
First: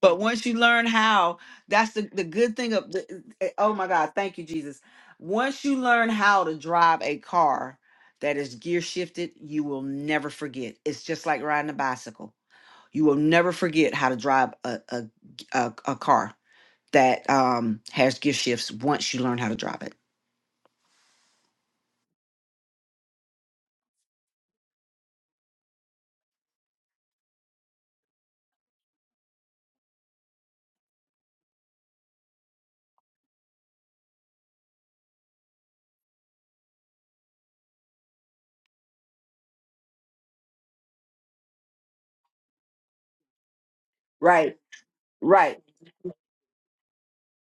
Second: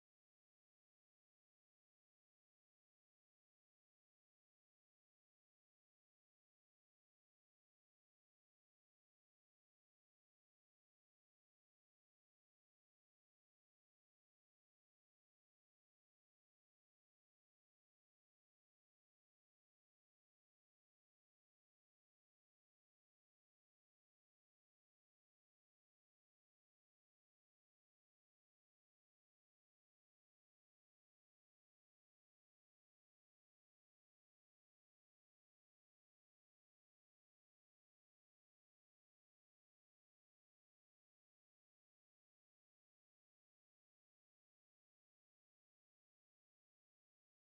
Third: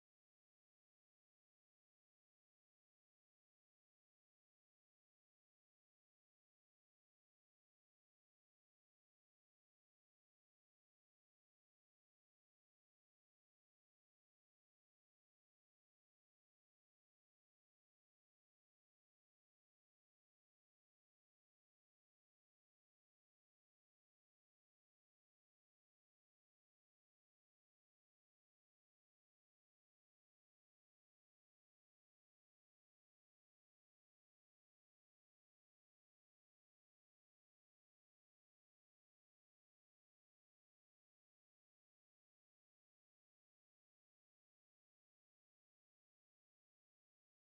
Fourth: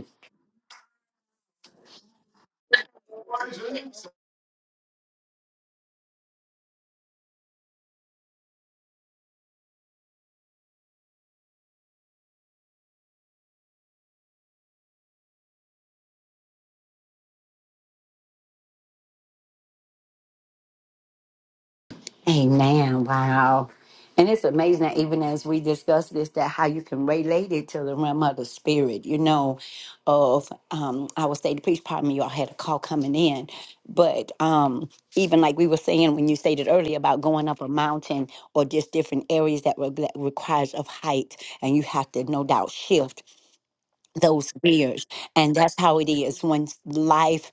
[SPEAKER 3] But once you learn how, that's the, the good thing of the eh, eh, oh my God, thank you, Jesus. Once you learn how to drive a car that is gear shifted, you will never forget. It's just like riding a bicycle. You will never forget how to drive a a, a, a car that um has gear shifts once you learn how to drive it.
[SPEAKER 1] Amen. Wow. And it's amazing that even as we discuss this, that how you can relate it to the realm of the spirit, you know, of um I would say the police pardon me, y'all had a call coming in. But um even like we were saying when you stated earlier about going up a mountain or just different areas that, re- that requires of height and you have to no doubt shift those
[SPEAKER 3] Right,
[SPEAKER 1] years and
[SPEAKER 3] right,
[SPEAKER 1] that's how it is when life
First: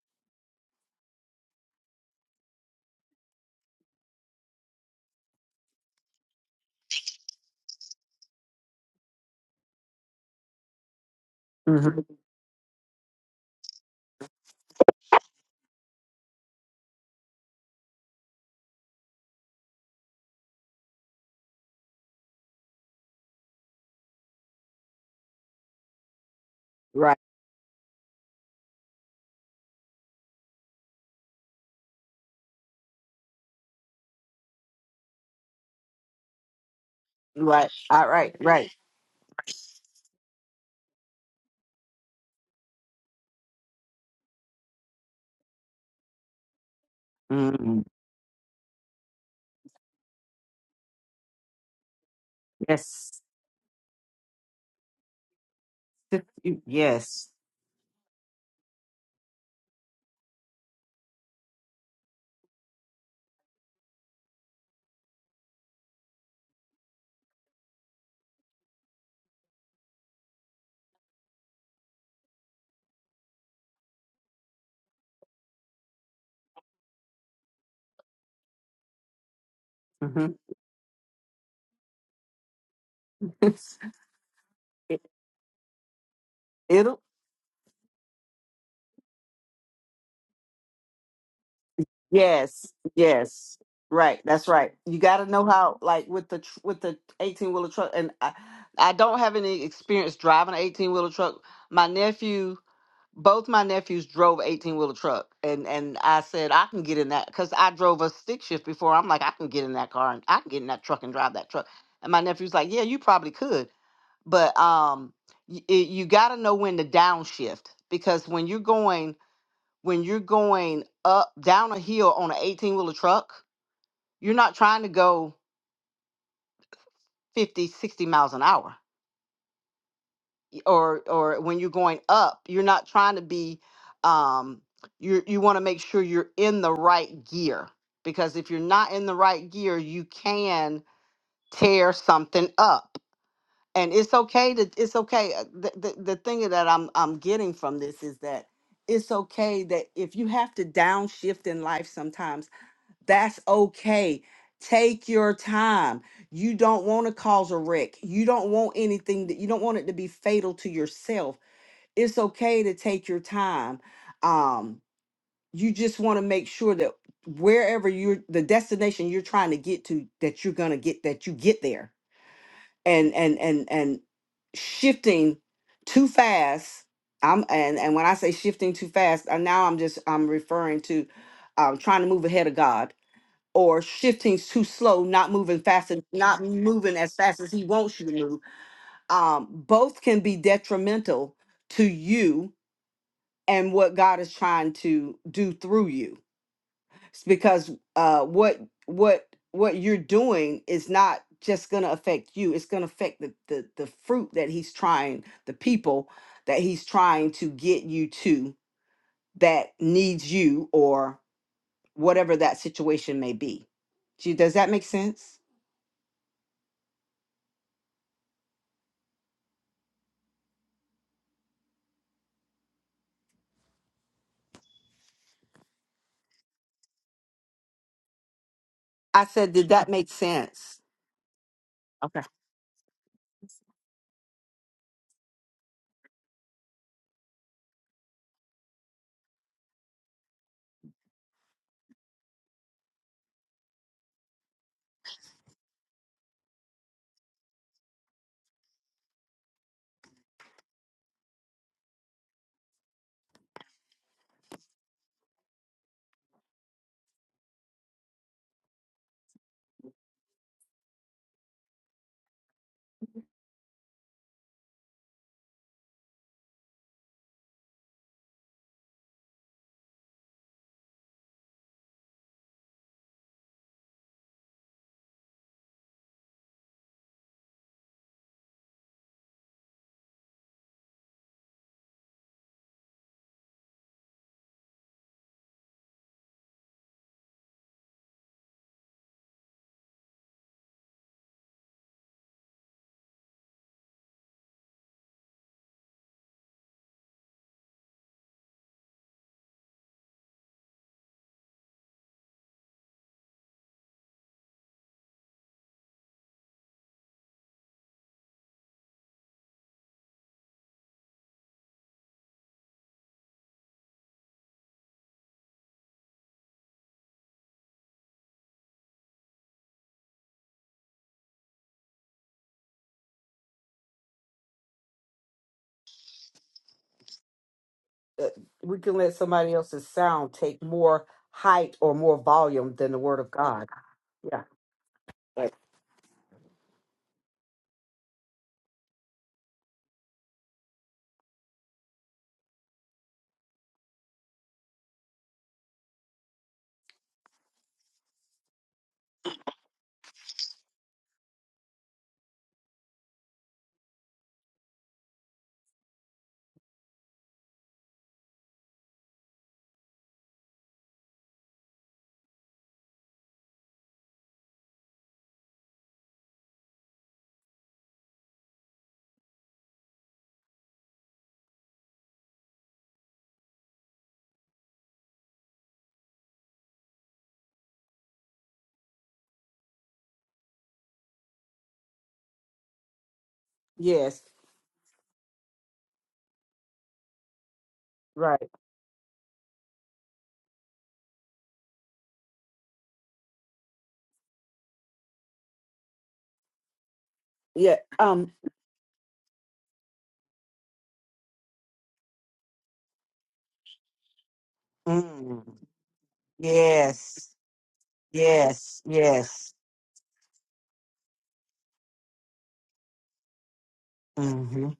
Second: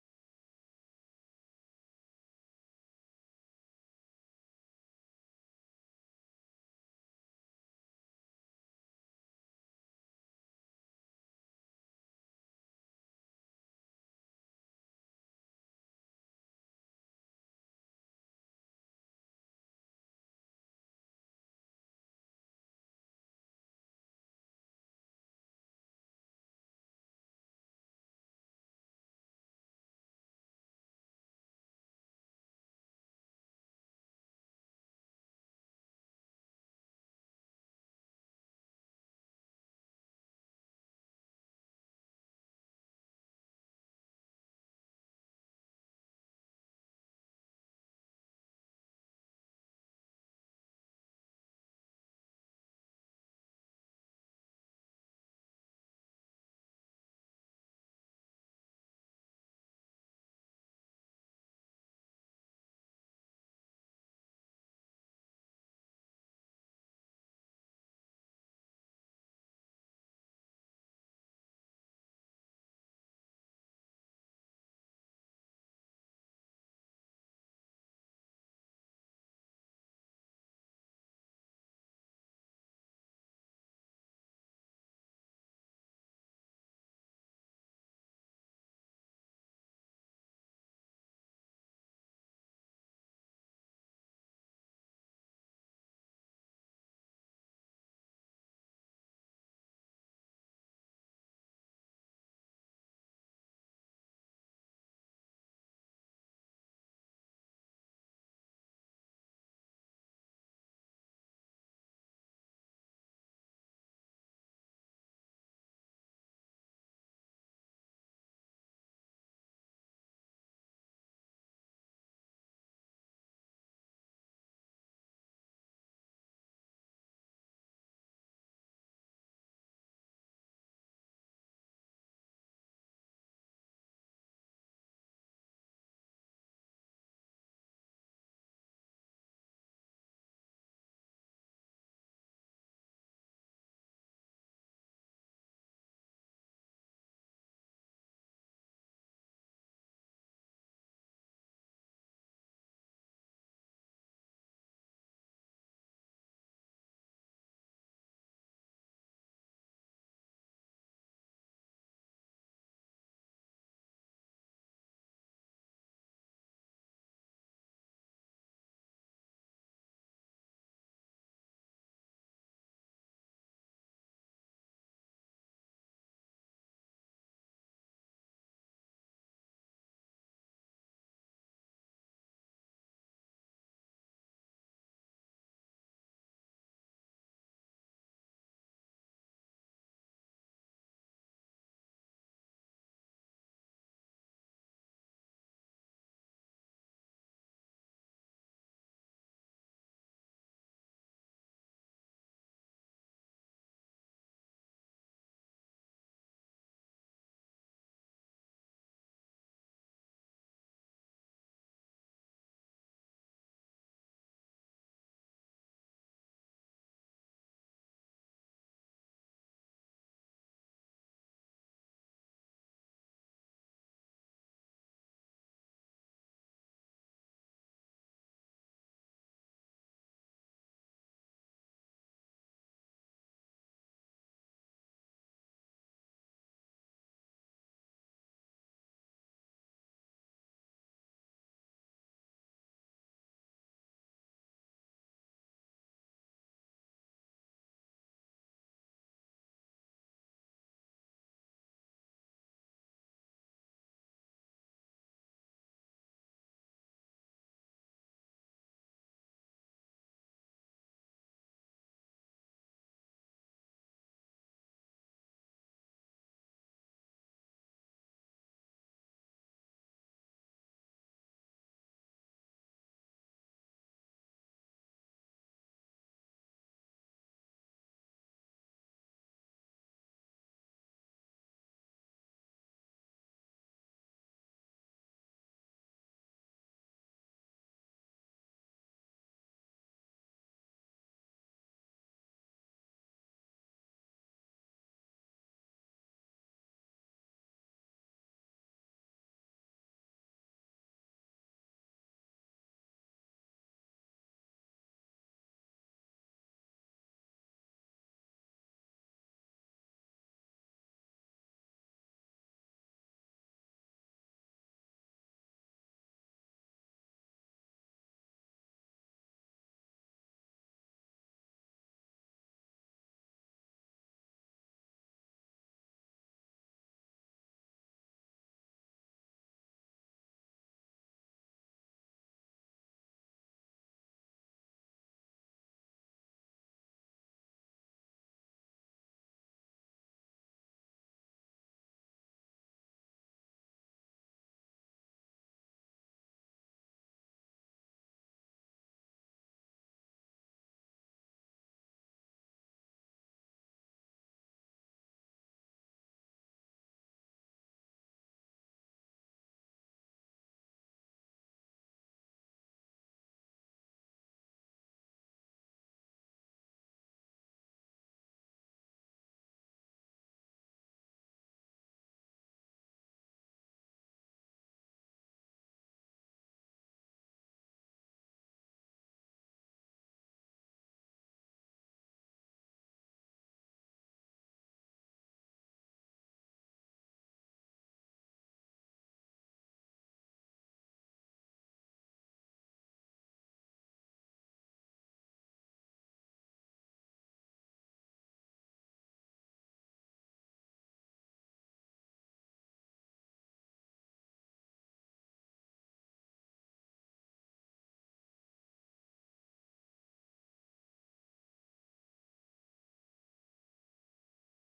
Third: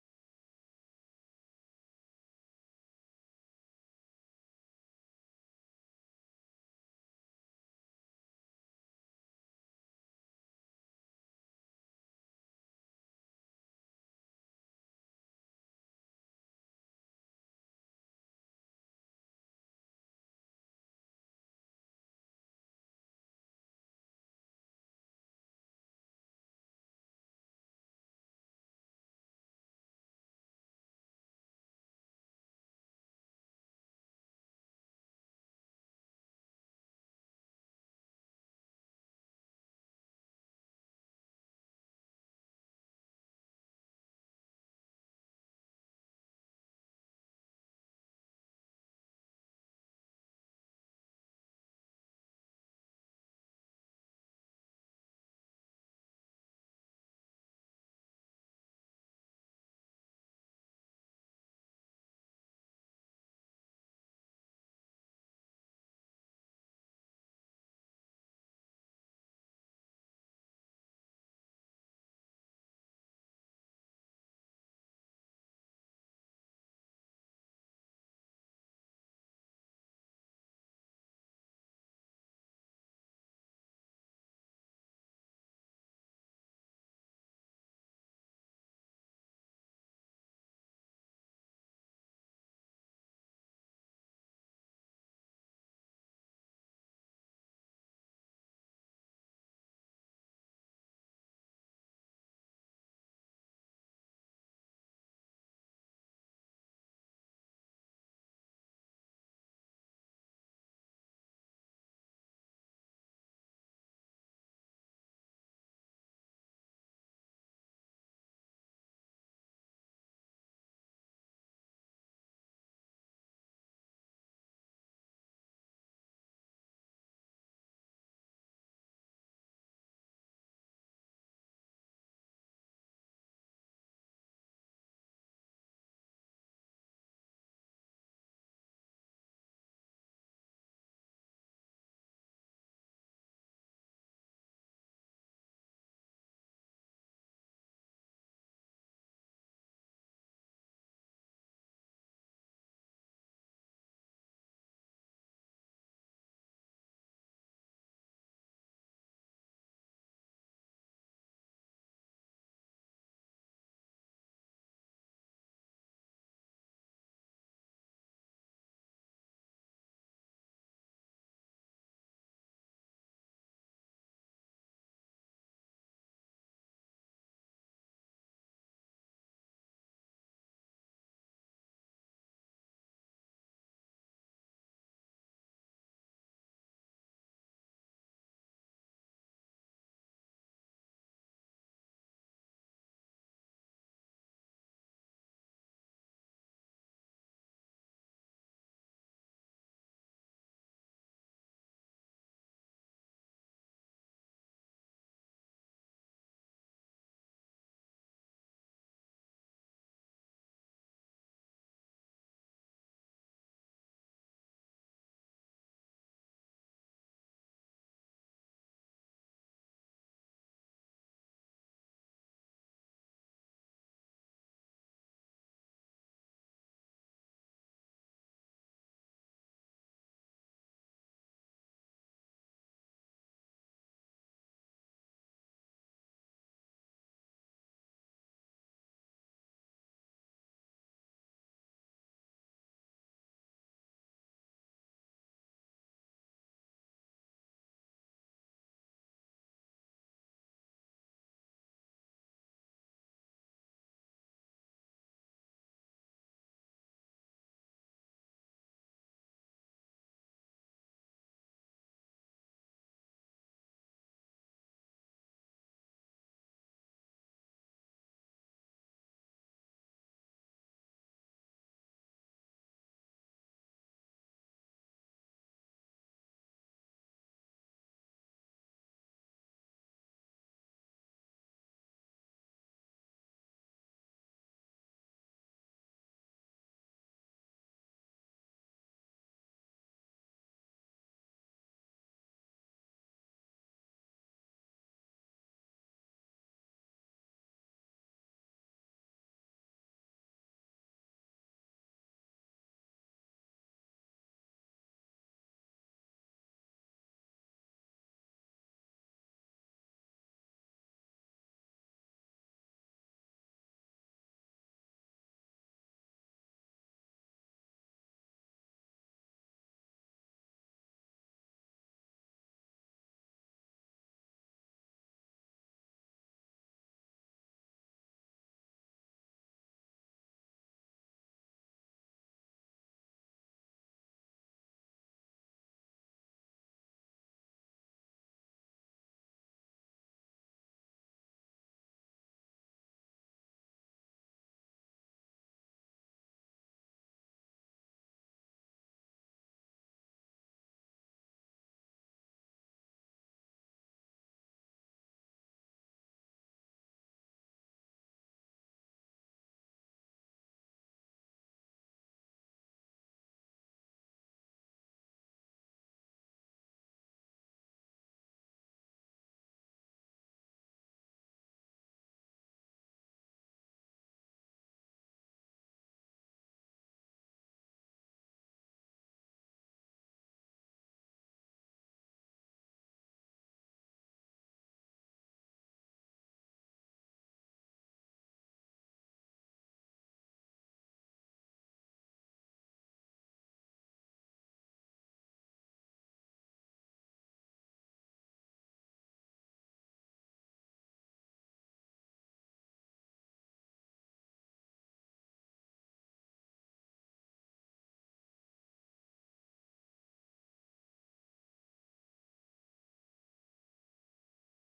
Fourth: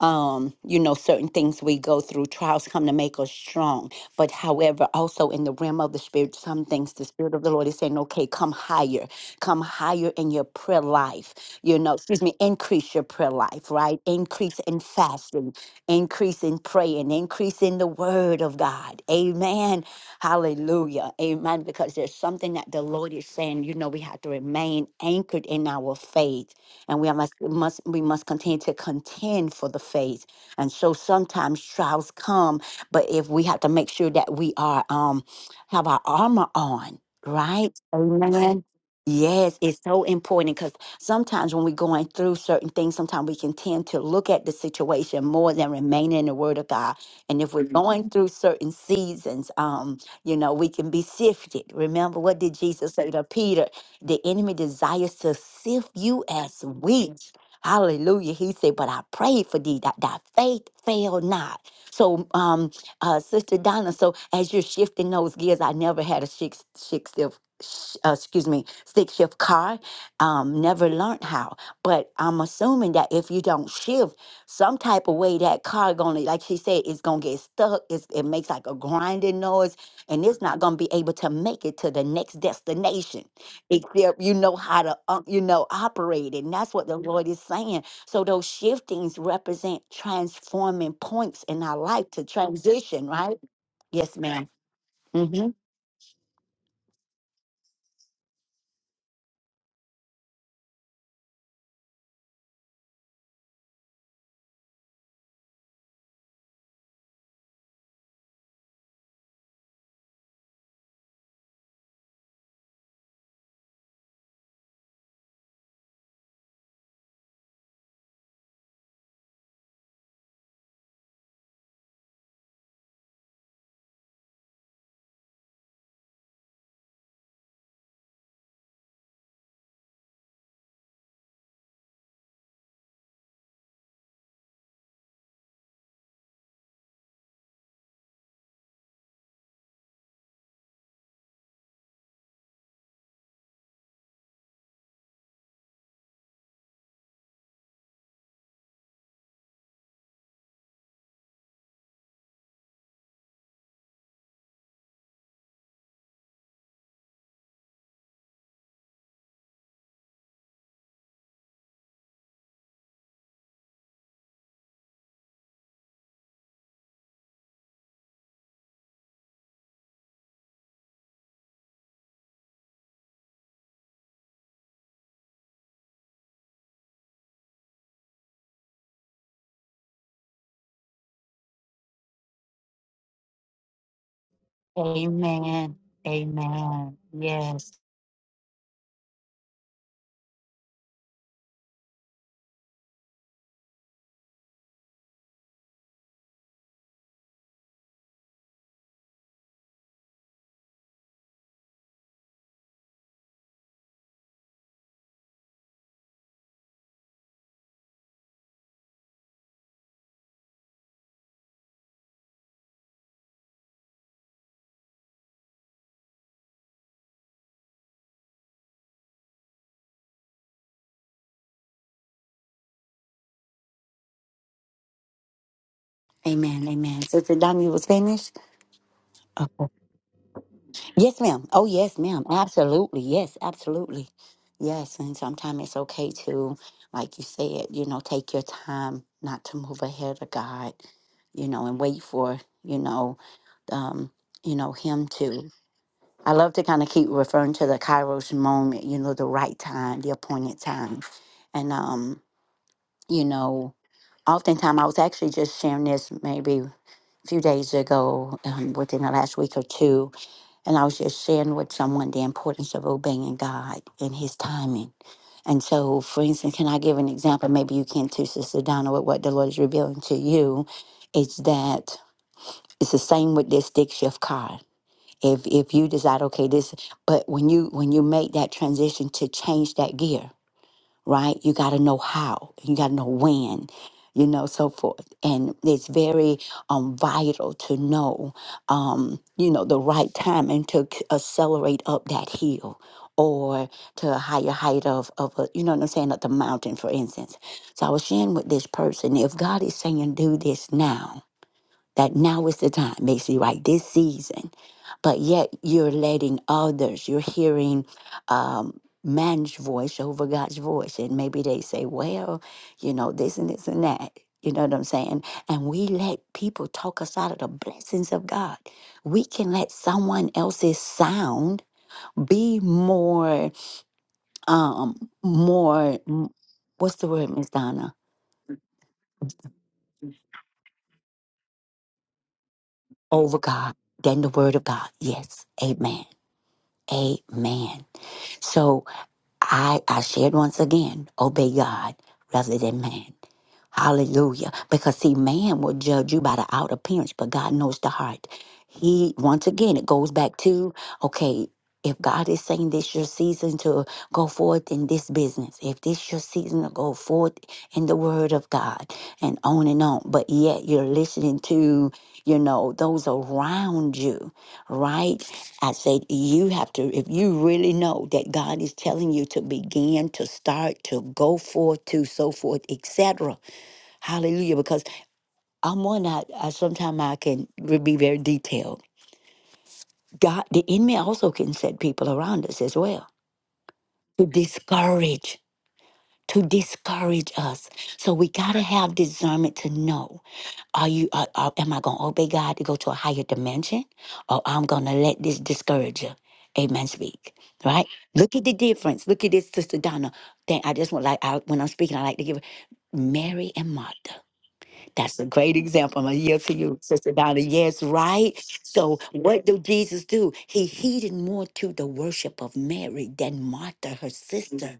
[SPEAKER 1] um you know certain things we go through trials come to make us strong but however also in the realm of the spirit some things the spirit of the lord is saying okay come higher come higher in your prayer life you know
[SPEAKER 3] mhm,
[SPEAKER 1] excuse me increase your prayer life right increase in fasting increase in praying increase in the word of god amen Hallelujah. Amen. Because there's something that the Lord is saying, you know, we have to remain anchored in our faith. And we
[SPEAKER 3] right,
[SPEAKER 1] must, must we must continue to contend for the faith. And so sometimes trials come, but if we have to make sure that we are um have our armor on,
[SPEAKER 3] right,
[SPEAKER 1] right?
[SPEAKER 3] all right,
[SPEAKER 1] Amen.
[SPEAKER 3] right.
[SPEAKER 1] Yes, it's so important because sometimes when we're going through certain things, sometimes we can tend to look at the situation more than remaining in the Word of God. And if we're Mhm.
[SPEAKER 3] Mhm,
[SPEAKER 1] going through certain seasons, um. You know, we can be sifted. Remember, what did Jesus say
[SPEAKER 3] Yes,
[SPEAKER 1] to Peter? The enemy desires to sift you as
[SPEAKER 3] yes.
[SPEAKER 1] wheat. Hallelujah. He said, But I prayed for thee that thy faith fail not. So, um, uh, Sister Donna, so as you're shifting those gears, I never had a six, six shift, sh- uh, excuse me, stick shift car. Um, never learned how. But I'm assuming that if you don't shift some type of way, that car gonna, like she said, it's gonna get stuck. It's, it makes like a grinding noise and
[SPEAKER 3] hmm
[SPEAKER 1] it's not going to be able to make it to the next destination except you know how to uh, you know operate and that's what the Yeah. lord is saying so those shiftings represent transforming points in our life to
[SPEAKER 3] Yes,
[SPEAKER 1] transition right
[SPEAKER 3] yes,
[SPEAKER 1] yes
[SPEAKER 3] right. That's
[SPEAKER 1] ma'am
[SPEAKER 3] right. You got to know
[SPEAKER 1] mm-hmm.
[SPEAKER 3] how, like with the tr- with the eighteen wheeler truck. And I, I don't have any experience driving an eighteen wheeler truck. My nephew, both my nephews drove eighteen wheeler truck, and and I said I can get in that because I drove a stick shift before. I'm like I can get in that car and I can get in that truck and drive that truck. And my nephew's like, yeah, you probably could, but um, y- it, you got to know when to downshift because when you're going when you're going up down a hill on an 18 wheeler truck, you're not trying to go 50, 60 miles an hour. Y- Or or when you're going up, you're not trying to be um you you want to make sure you're in the right gear because if you're not in the right gear, you can tear something up. And it's okay to it's okay. uh, The, the, the thing that I'm I'm getting from this is that it's okay that if you have to downshift in life sometimes That's okay. Take your time. You don't want to cause a wreck. You don't want anything that you don't want it to be fatal to yourself. It's okay to take your time. Um, you just want to make sure that wherever you're the destination you're trying to get to, that you're gonna get that you get there. And and and and shifting too fast. I'm and and when I say shifting too fast, uh, now I'm just I'm referring to um, trying to move ahead of God or shifting too slow, not moving
[SPEAKER 1] Amen.
[SPEAKER 3] fast and not moving
[SPEAKER 1] Amen.
[SPEAKER 3] as fast as he
[SPEAKER 1] Yes.
[SPEAKER 3] wants you to move. Um, both can be detrimental to you and what God is trying to do through you. It's because uh, what what what you're doing is not just going to affect you. It's going to affect the, the the fruit that he's trying, the people that he's trying to get you to that needs you or whatever that situation may be. Gee, Does that make sense?
[SPEAKER 1] ma'am sister Donish?
[SPEAKER 3] I said, did that make sense?
[SPEAKER 1] yes ma'am oh yes ma'am absolutely yes absolutely yes and sometimes it's okay to like you said you know take your time not to move ahead of god you know, and wait for, you know, um, you know, him to. I love to kind of keep referring to the Kairos moment, you know, the right time, the appointed time. And, um, you know, oftentimes I was actually just sharing this maybe a few days ago, um, within the last week or two. And I was just sharing with someone the importance of obeying God and his timing. And so, for instance, can I give an example? Maybe you can too, Sister Donna, with what the Lord is revealing to you. It's that it's the same with this stick shift car if if you decide okay this but when you when you make that transition to change that gear right you got to know how you got to know when you know so forth and it's very um vital to know um you know the right time and to c- accelerate up that hill or to a higher height of of a, you know what I'm saying of the mountain for instance so I was sharing with this person if God is saying do this now that now is the time, basically, right? This season. But yet you're letting others, you're hearing um, man's voice over God's voice. And maybe they say, well, you know, this and this and that. You know what I'm saying? And we let people talk us out of the blessings of God. We can let someone else's sound be more, um, more, mm, what's the word, Miss Donna?
[SPEAKER 3] Uh, We can let somebody else's sound take more height or more volume than the word of
[SPEAKER 1] Over
[SPEAKER 3] God.
[SPEAKER 1] God than the
[SPEAKER 3] Yeah.
[SPEAKER 1] word of God. Yes.
[SPEAKER 3] Right.
[SPEAKER 1] Amen. Amen. So I I shared once again, obey God rather than man. Hallelujah. Because see, man will judge you by the outer appearance, but God knows the heart. He once again it goes back to, okay, if God is saying this your season to go forth in this business, if this your season to go forth in the word of God and on and on, but yet you're listening to, you know, those around you, right? I said, you have to, if you really know that God is telling you to begin, to start, to go forth, to so forth, etc. Hallelujah. Because I'm one that I, sometimes I can re- be very detailed. God, the enemy also can set people around us as well
[SPEAKER 3] Yes.
[SPEAKER 1] to discourage, to discourage us. So we
[SPEAKER 3] Right.
[SPEAKER 1] got to have discernment to know. Are you? Are, are, am I going to obey God to go to a higher dimension, or I'm going to let this discourager, Amen. Speak
[SPEAKER 3] Yeah.
[SPEAKER 1] right.
[SPEAKER 3] Um.
[SPEAKER 1] Look at the difference. Look at this, Sister Donna. Thing I just want like I, when I'm speaking, I like to give it. Mary and Martha. That's a
[SPEAKER 3] mm,
[SPEAKER 1] great example. I'm going to yield to you, Sister
[SPEAKER 3] yes.
[SPEAKER 1] Donna. Yes, right?
[SPEAKER 3] Yes.
[SPEAKER 1] So, what
[SPEAKER 3] Yes.
[SPEAKER 1] do Jesus do? He heeded more to the worship of Mary than Martha, her
[SPEAKER 3] Mm-hmm.
[SPEAKER 1] sister.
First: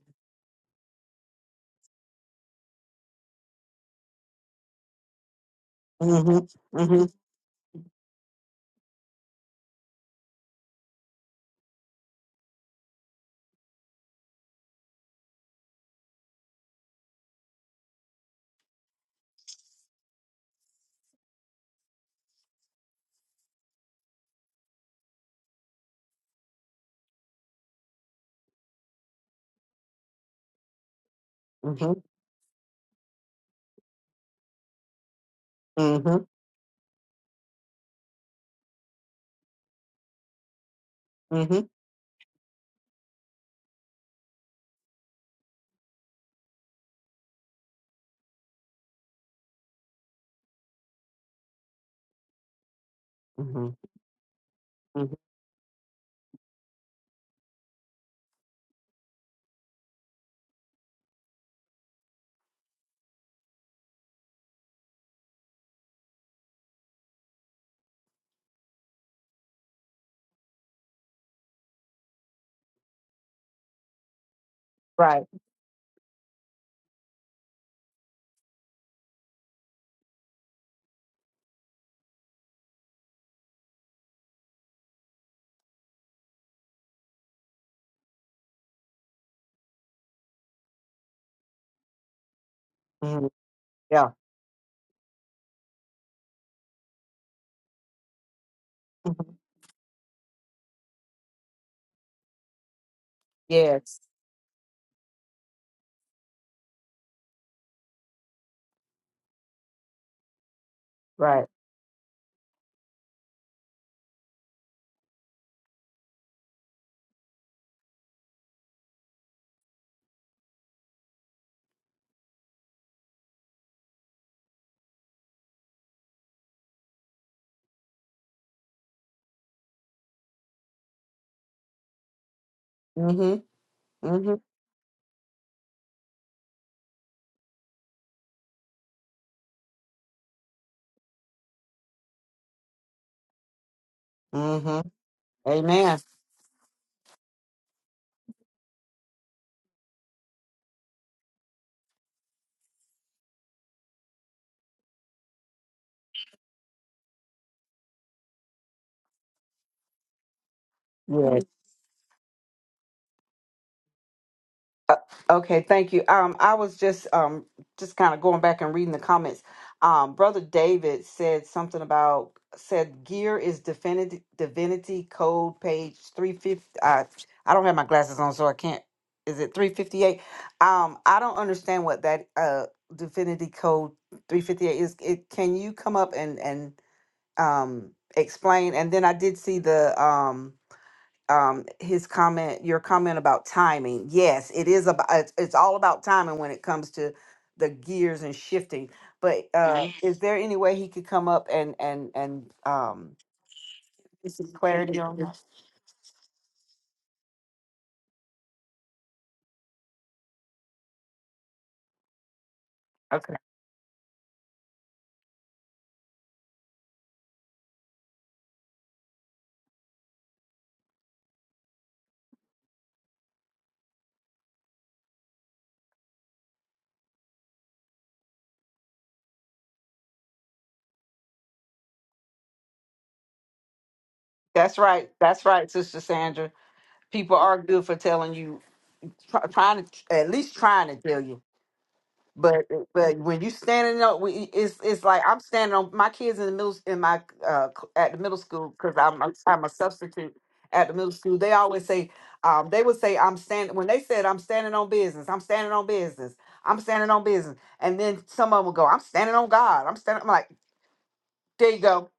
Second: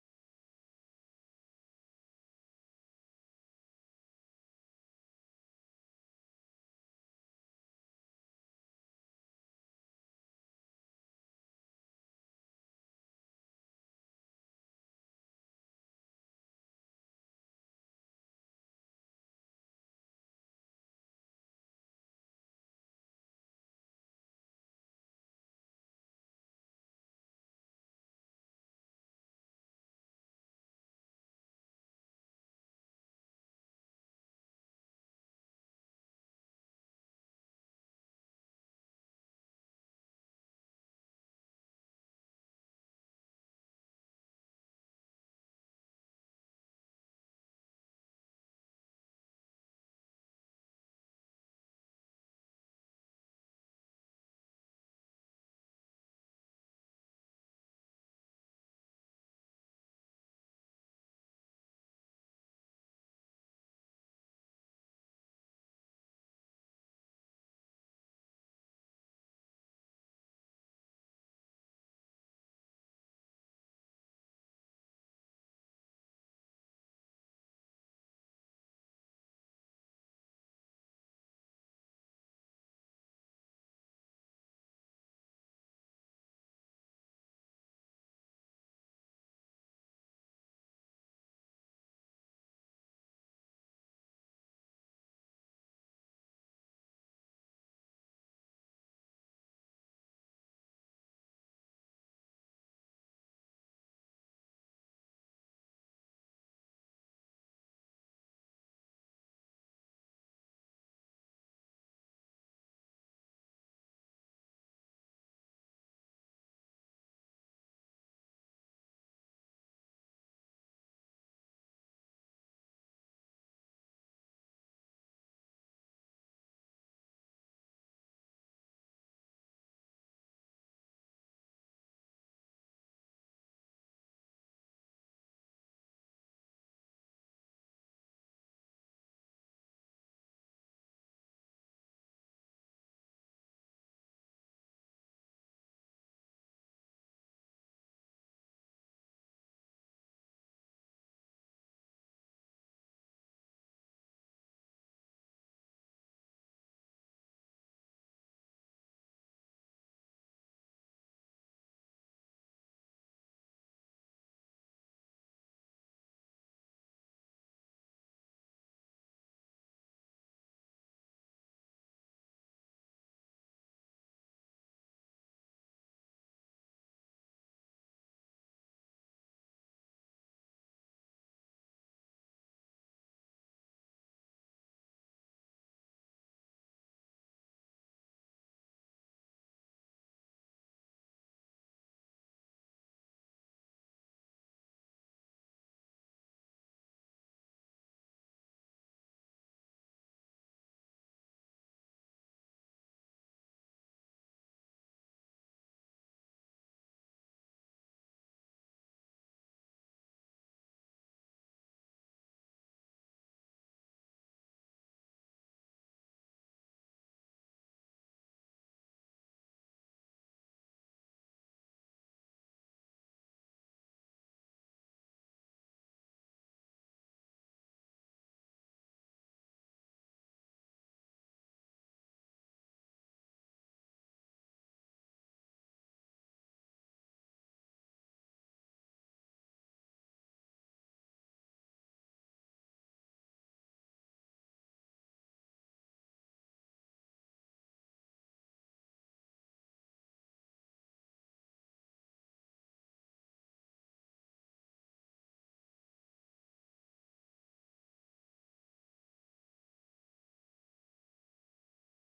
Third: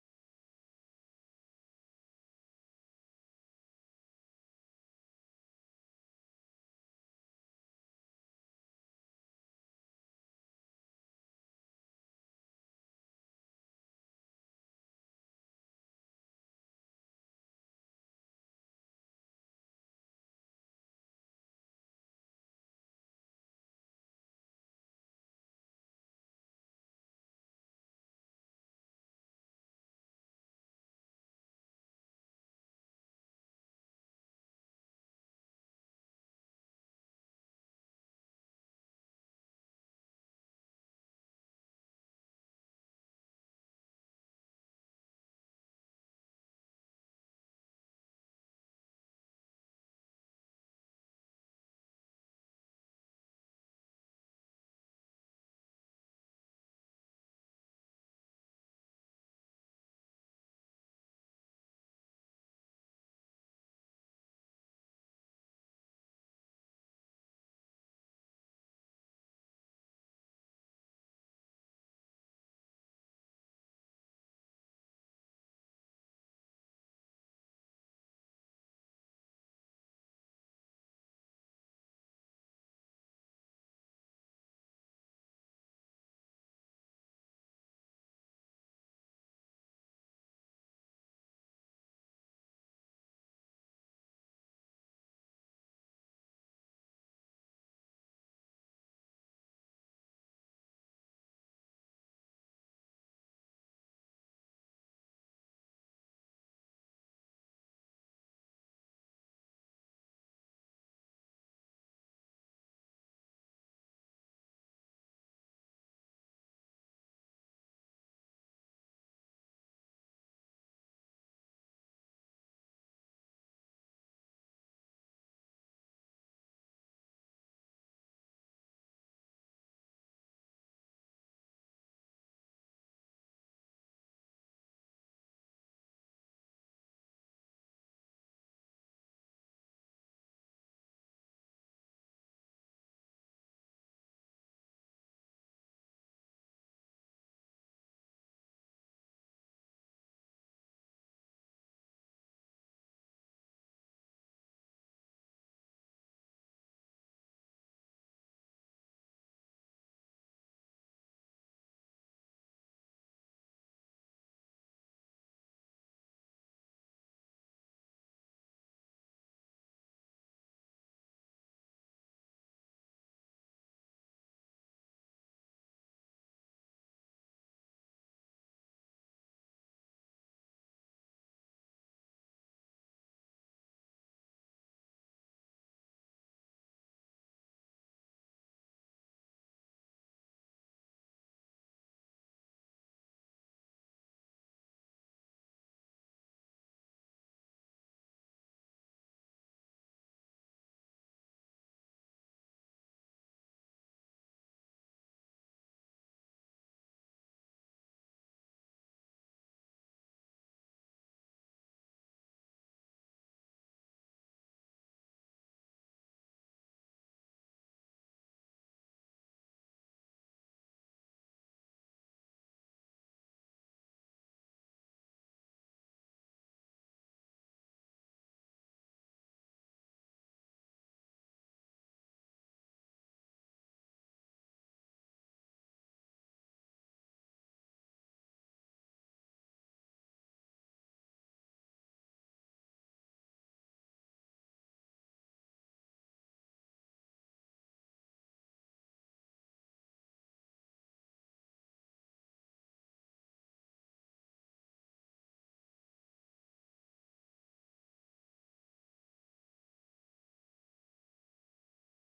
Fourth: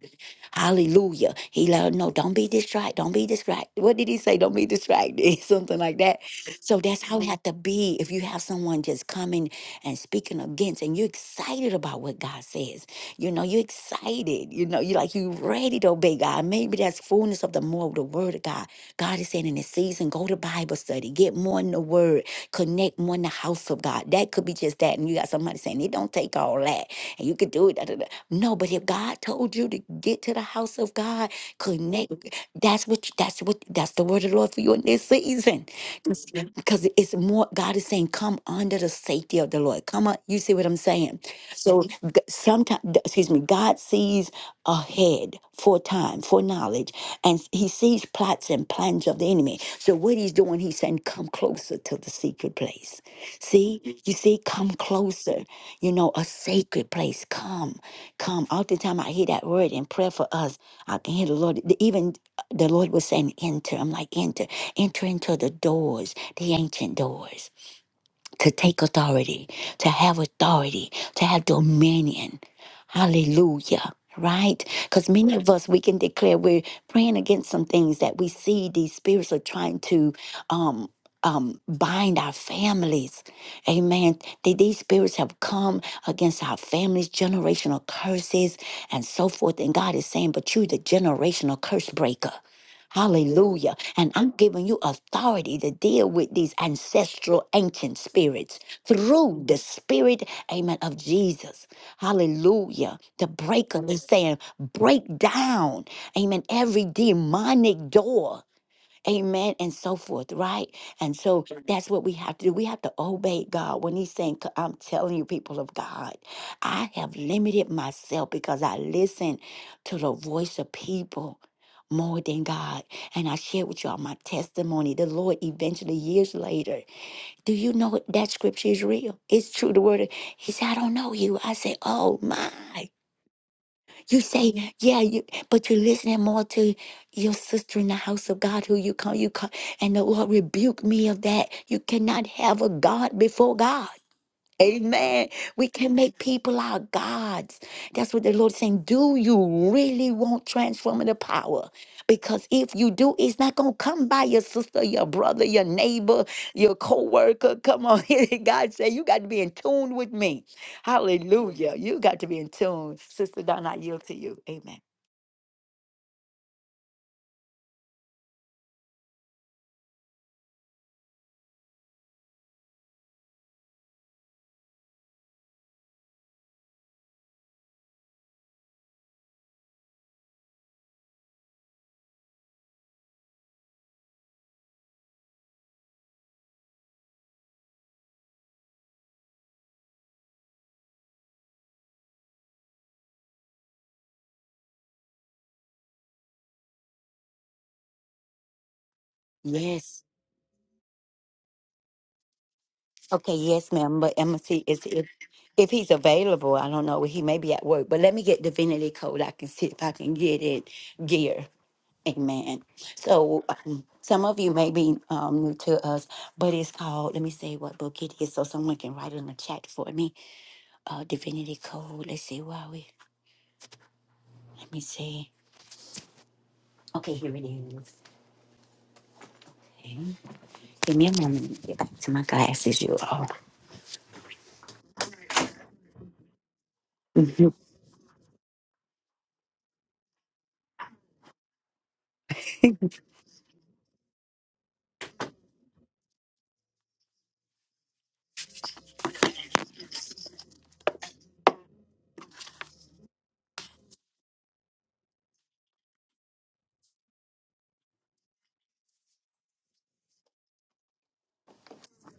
[SPEAKER 1] Hallelujah. He let her know, don't be distracted. Don't be distracted. What did he say? Don't be distracted. Something like that.
[SPEAKER 3] Mm-hmm.
[SPEAKER 1] So, that's
[SPEAKER 3] Mm-hmm.
[SPEAKER 1] how it had to be if you have someone just coming and speaking against, and you're excited about what God says. You know, you're excited. You know, you're like, you're ready to obey God. Maybe that's fullness of the more of the word of God God is saying in this season, go to Bible study, get more in the word, connect more in the house of God. That could be just that. And you got somebody saying, it don't take all that. And you could do it. da, da, da." No, but if God told you to get to the house of God,
[SPEAKER 3] Mm-hmm.
[SPEAKER 1] connect. That's what. That's what. That's the word of the Lord for you in this season,
[SPEAKER 3] Mm-hmm.
[SPEAKER 1] because it's more. God is saying, "Come under the safety of the Lord." Come on, you see what I'm saying? So sometimes, excuse me, God sees ahead for time, for knowledge, and He sees plots and plans of the enemy. So what He's doing, He's saying, "Come closer to the secret place."
[SPEAKER 3] Mm-hmm.
[SPEAKER 1] See, you see, come
[SPEAKER 3] Mm-hmm.
[SPEAKER 1] closer. You know, a sacred place. Come come. Oftentimes I hear that word in prayer for us. I can hear the Lord. the- Even uh, the Lord was saying, enter. I'm like, enter. Enter into the doors, the ancient doors to take authority, to have authority, to have dominion. Hallelujah. Right? Because
[SPEAKER 3] Right.
[SPEAKER 1] many of us, we can declare we're praying against some things that we see these spirits are trying to um, um, bind our families. Amen. Th- These spirits have come against our families, generational curses, and so forth. And God is saying, but you're the generational curse breaker.
[SPEAKER 3] Mm-hmm.
[SPEAKER 1] Hallelujah.
[SPEAKER 3] Yeah.
[SPEAKER 1] And I'm giving you authority to deal with these ancestral ancient spirits
[SPEAKER 3] Mhm.
[SPEAKER 1] through the spirit, amen, of Jesus. Hallelujah. The breaker
[SPEAKER 3] Yes.
[SPEAKER 1] is saying, break down, amen, every demonic door. Amen. And so forth, right? And so
[SPEAKER 3] Right.
[SPEAKER 1] Sure. that's what we have to do. We have to obey God when He's saying, "C- I'm telling you, people of God, I have limited myself because I listen to the voice of people more than God. And I shared with y'all my testimony. The Lord eventually, years later, do you know that scripture is real? It's true. The word, of- He said, I don't know you. I said, Oh my.
[SPEAKER 3] Mm-hmm.
[SPEAKER 1] You
[SPEAKER 3] Mm-hmm.
[SPEAKER 1] say, yeah, yeah, you, but you're listening more to your sister in the house of God who you call, you call, and the Lord rebuked me of that. You cannot have a God before God.
[SPEAKER 3] Mm-hmm.
[SPEAKER 1] Amen. We can
[SPEAKER 3] Amen.
[SPEAKER 1] make people our gods. That's what the Lord is saying. Do you really want transformative power? Because if you do, it's not going to come by your sister, your brother, your neighbor, your co-worker. Come on. God said, you got to be in tune with me. Hallelujah. You got to be in tune. Sister Donna, I yield to you. Amen.
[SPEAKER 3] Uh, Okay, thank you. Um, I was just um just kind of going back and reading the comments. Um, Brother David said something about said gear is divinity divinity code page three fifty. I I don't have my glasses on, so I can't. Is it three fifty eight? Um, I don't understand what that uh divinity code three fifty eight is. It can you come up and and um explain? And then I did see the um um his comment your comment about timing yes it is about it's, it's all about timing when it comes to the gears and shifting but uh Mhm.
[SPEAKER 1] Yes.
[SPEAKER 3] is there any way he could come up and and and um
[SPEAKER 1] Okay. Yes, ma'am. But
[SPEAKER 3] get
[SPEAKER 1] Emma,
[SPEAKER 3] some
[SPEAKER 1] see, it's,
[SPEAKER 3] clarity
[SPEAKER 1] if,
[SPEAKER 3] on that
[SPEAKER 1] if he's available, I don't know. He may be at work. But let me get divinity code. I can see if I can get it gear. Amen.
[SPEAKER 3] okay
[SPEAKER 1] So um, some of you may be um, new to us, but it's called, let me say what book it is so someone can write it in the chat for me. Uh, Divinity Code. Let's see, where are we? Let me see. Okay, here it is. Okay. Give me a moment to get back to my glasses, you all.
[SPEAKER 3] that's right that's right sister sandra people are good for telling you try, trying to at least trying to tell you But uh, but when you standing up, we- it's it's like I'm standing on my kids in the middle in my uh c- at the middle school because I'm a, I'm a substitute at the middle school. They always say um they would say I'm standing when they said I'm standing on business. I'm standing on business. I'm standing on business, and then some of them would go I'm standing on God. I'm standing. I'm like there you go.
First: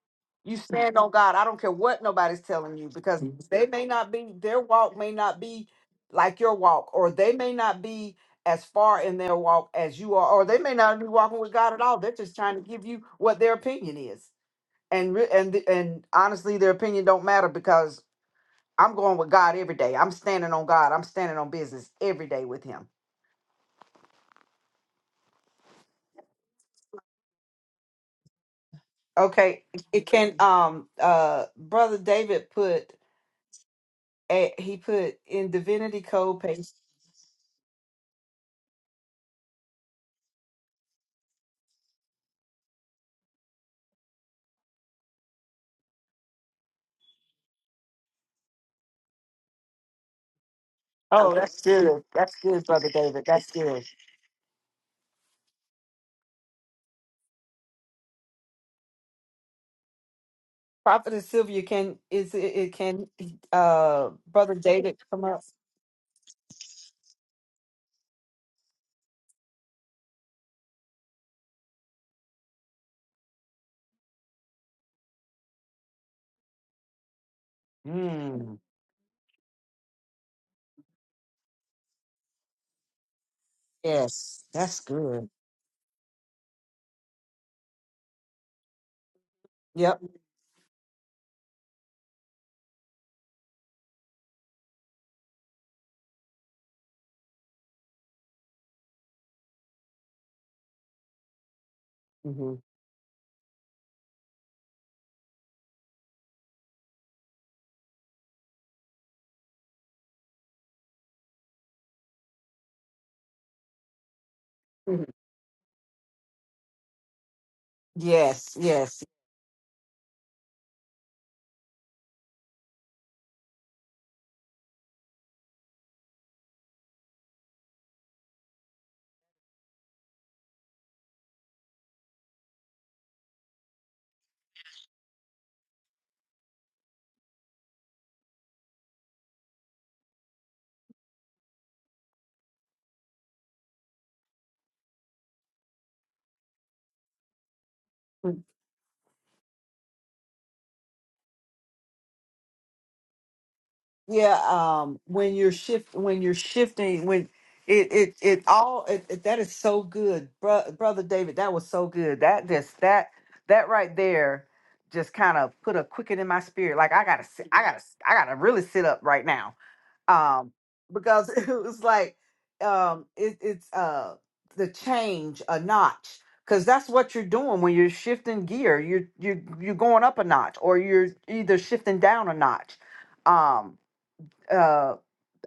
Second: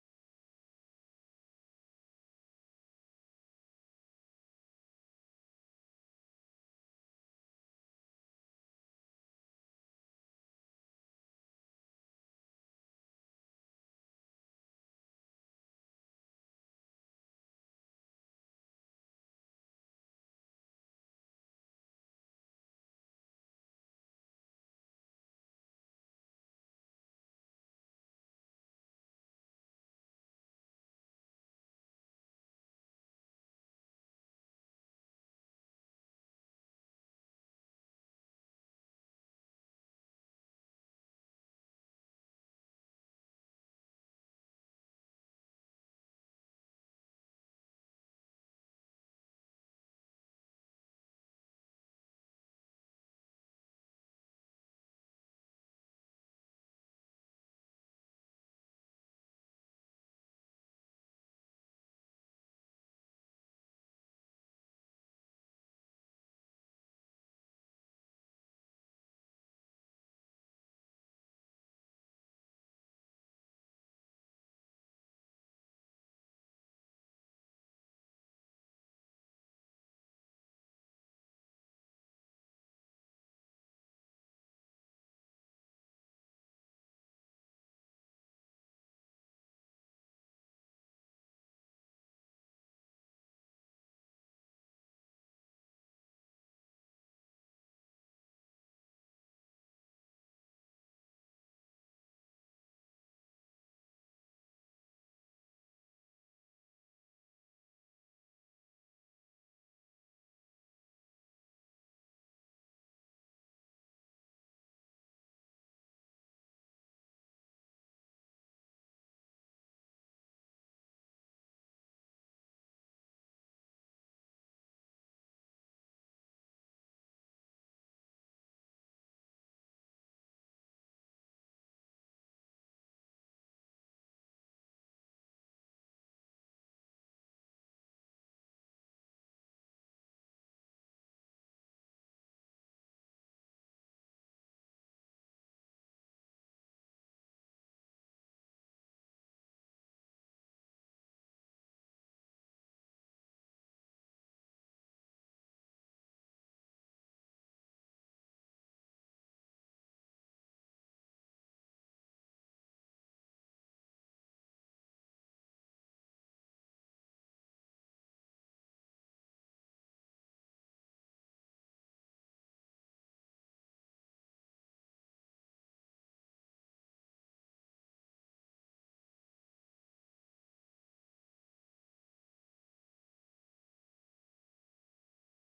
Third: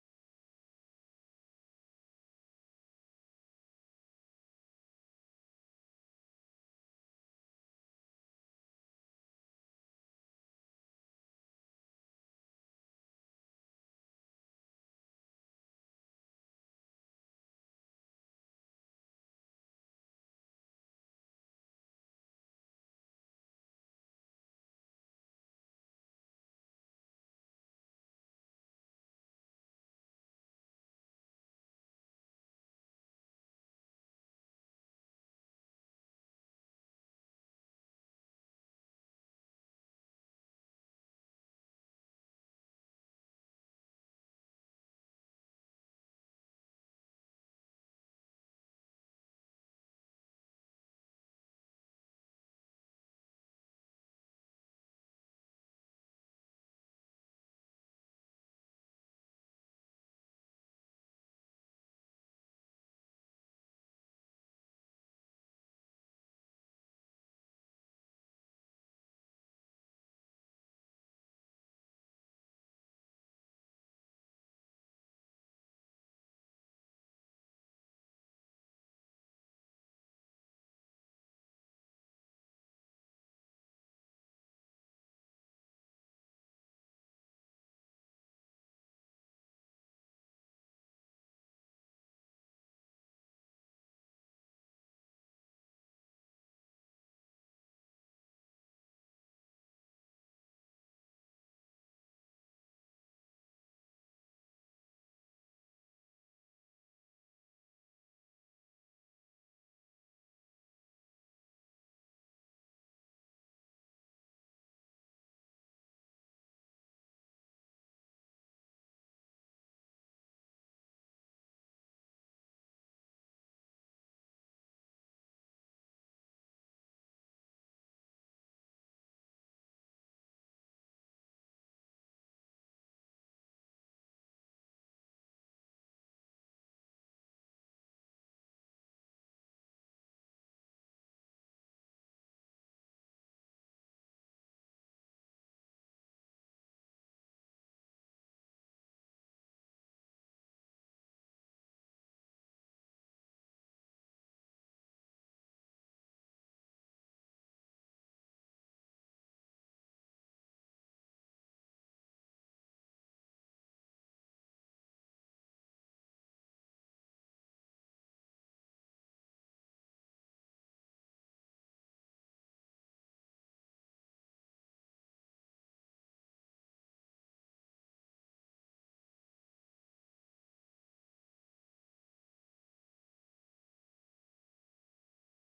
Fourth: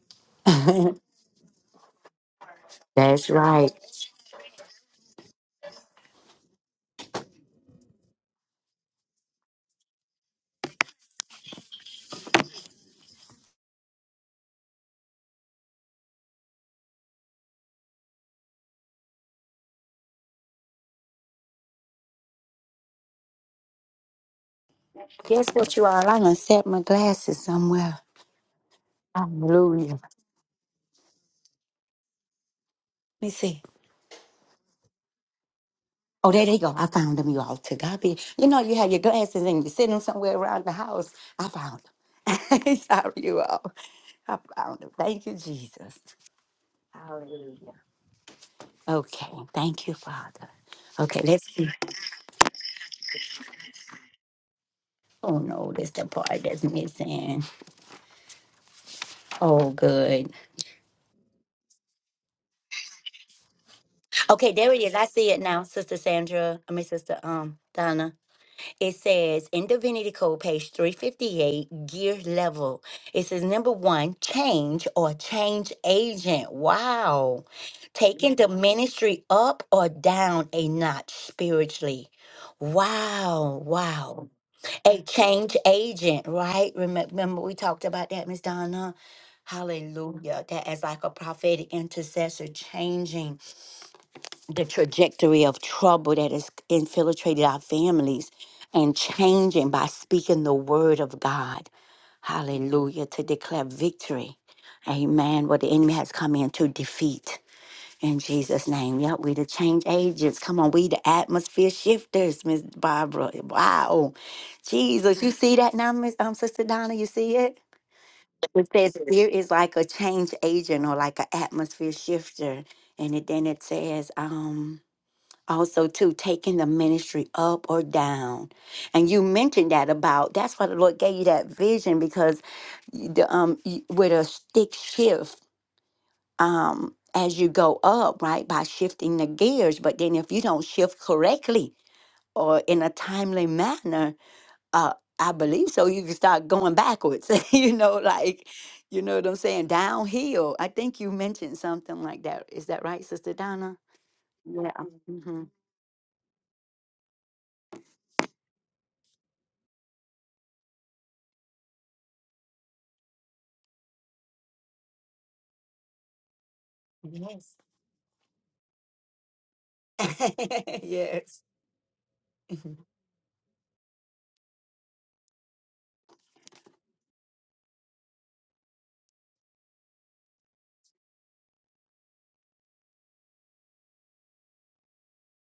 [SPEAKER 3] You stand on God. I don't care what nobody's telling you because
[SPEAKER 1] That's
[SPEAKER 3] they
[SPEAKER 1] right.
[SPEAKER 3] may not be, their walk may not be like your walk, or they may not be as far in their walk as you are, or they may not be walking with God at all. They're just trying to give you what their opinion is. And re- and th- and honestly, their opinion don't matter because I'm going with God every day. I'm standing on God. I'm standing on business every day with Him.
[SPEAKER 1] Guess what, you all? I'm going to set my glasses somewhere.
[SPEAKER 3] Okay.
[SPEAKER 1] Hallelujah.
[SPEAKER 3] It can um uh brother David put
[SPEAKER 1] Let me see.
[SPEAKER 3] eh, he put in divinity
[SPEAKER 1] Oh,
[SPEAKER 3] code
[SPEAKER 1] there they
[SPEAKER 3] page
[SPEAKER 1] go. I found them, you all. To God be. You know, you have your glasses and you sit them somewhere around the house. I found them. Sorry, you all. I found it. Thank you, Jesus. Okay, thank you, Father. Okay,
[SPEAKER 3] Oh,
[SPEAKER 1] let's
[SPEAKER 3] that's
[SPEAKER 1] see.
[SPEAKER 3] good. That's good, Brother David. That's good.
[SPEAKER 1] Oh no, that's the part that's missing. Oh, good.
[SPEAKER 3] Prophetess Sylvia, can is it, it can uh
[SPEAKER 1] Okay,
[SPEAKER 3] Brother
[SPEAKER 1] there it is.
[SPEAKER 3] David
[SPEAKER 1] I
[SPEAKER 3] come
[SPEAKER 1] see
[SPEAKER 3] up?
[SPEAKER 1] it now, Sister Sandra. I mean, Sister um Donna. It says in Divinity Code, page three fifty eight, gear level. It says number one, change or change agent. Wow, taking the
[SPEAKER 3] Mm,
[SPEAKER 1] ministry up or down a notch spiritually. Wow, wow.
[SPEAKER 3] yes, that's
[SPEAKER 1] a
[SPEAKER 3] good.
[SPEAKER 1] change agent, right? Remem- Remember, we talked about that, Miss Donna.
[SPEAKER 3] Yep.
[SPEAKER 1] Hallelujah. That as like a prophetic intercessor, changing the trajectory of trouble that has infiltrated our families and changing by speaking the word of God.
[SPEAKER 3] hmm
[SPEAKER 1] Hallelujah. To declare victory. Amen. What the enemy has come in to defeat. In Jesus' name. Yep, we the change agents. Come on, we the atmosphere shifters, Miss Barbara. Wow.
[SPEAKER 3] Mhm.
[SPEAKER 1] Jesus, you see that now, Miss um, Sister Donna? You see it?
[SPEAKER 3] Yes,
[SPEAKER 1] It says
[SPEAKER 3] yes.
[SPEAKER 1] here is like a change agent, like a, and it, then it says um also too taking the minister down, and you mentioned that about that's why the Lord gave you that vision because y- the um y- with a stick shift um as you go up right by shifting the gears, but then if you don't shift correctly or in a timely manner, Uh, I believe so. You can start going backwards, you know, like, you know what I'm saying? Downhill. I think you mentioned something like that. Is that right, Sister Donna?
[SPEAKER 3] Yeah,
[SPEAKER 1] Yeah.
[SPEAKER 3] um when
[SPEAKER 1] hmm
[SPEAKER 3] you're shift when you're shifting when it it it all it, it- that is so good. Bro, brother David, that was so good. That just that that right there just kind of put a quicken in my spirit. Like I got to
[SPEAKER 1] Yes.
[SPEAKER 3] I got to I got to really sit up right now. um because it
[SPEAKER 1] yes.
[SPEAKER 3] was like um it, it's uh the change a notch because that's what you're doing when you're shifting gear you're you're you're going up a notch or you're either shifting down a notch um uh.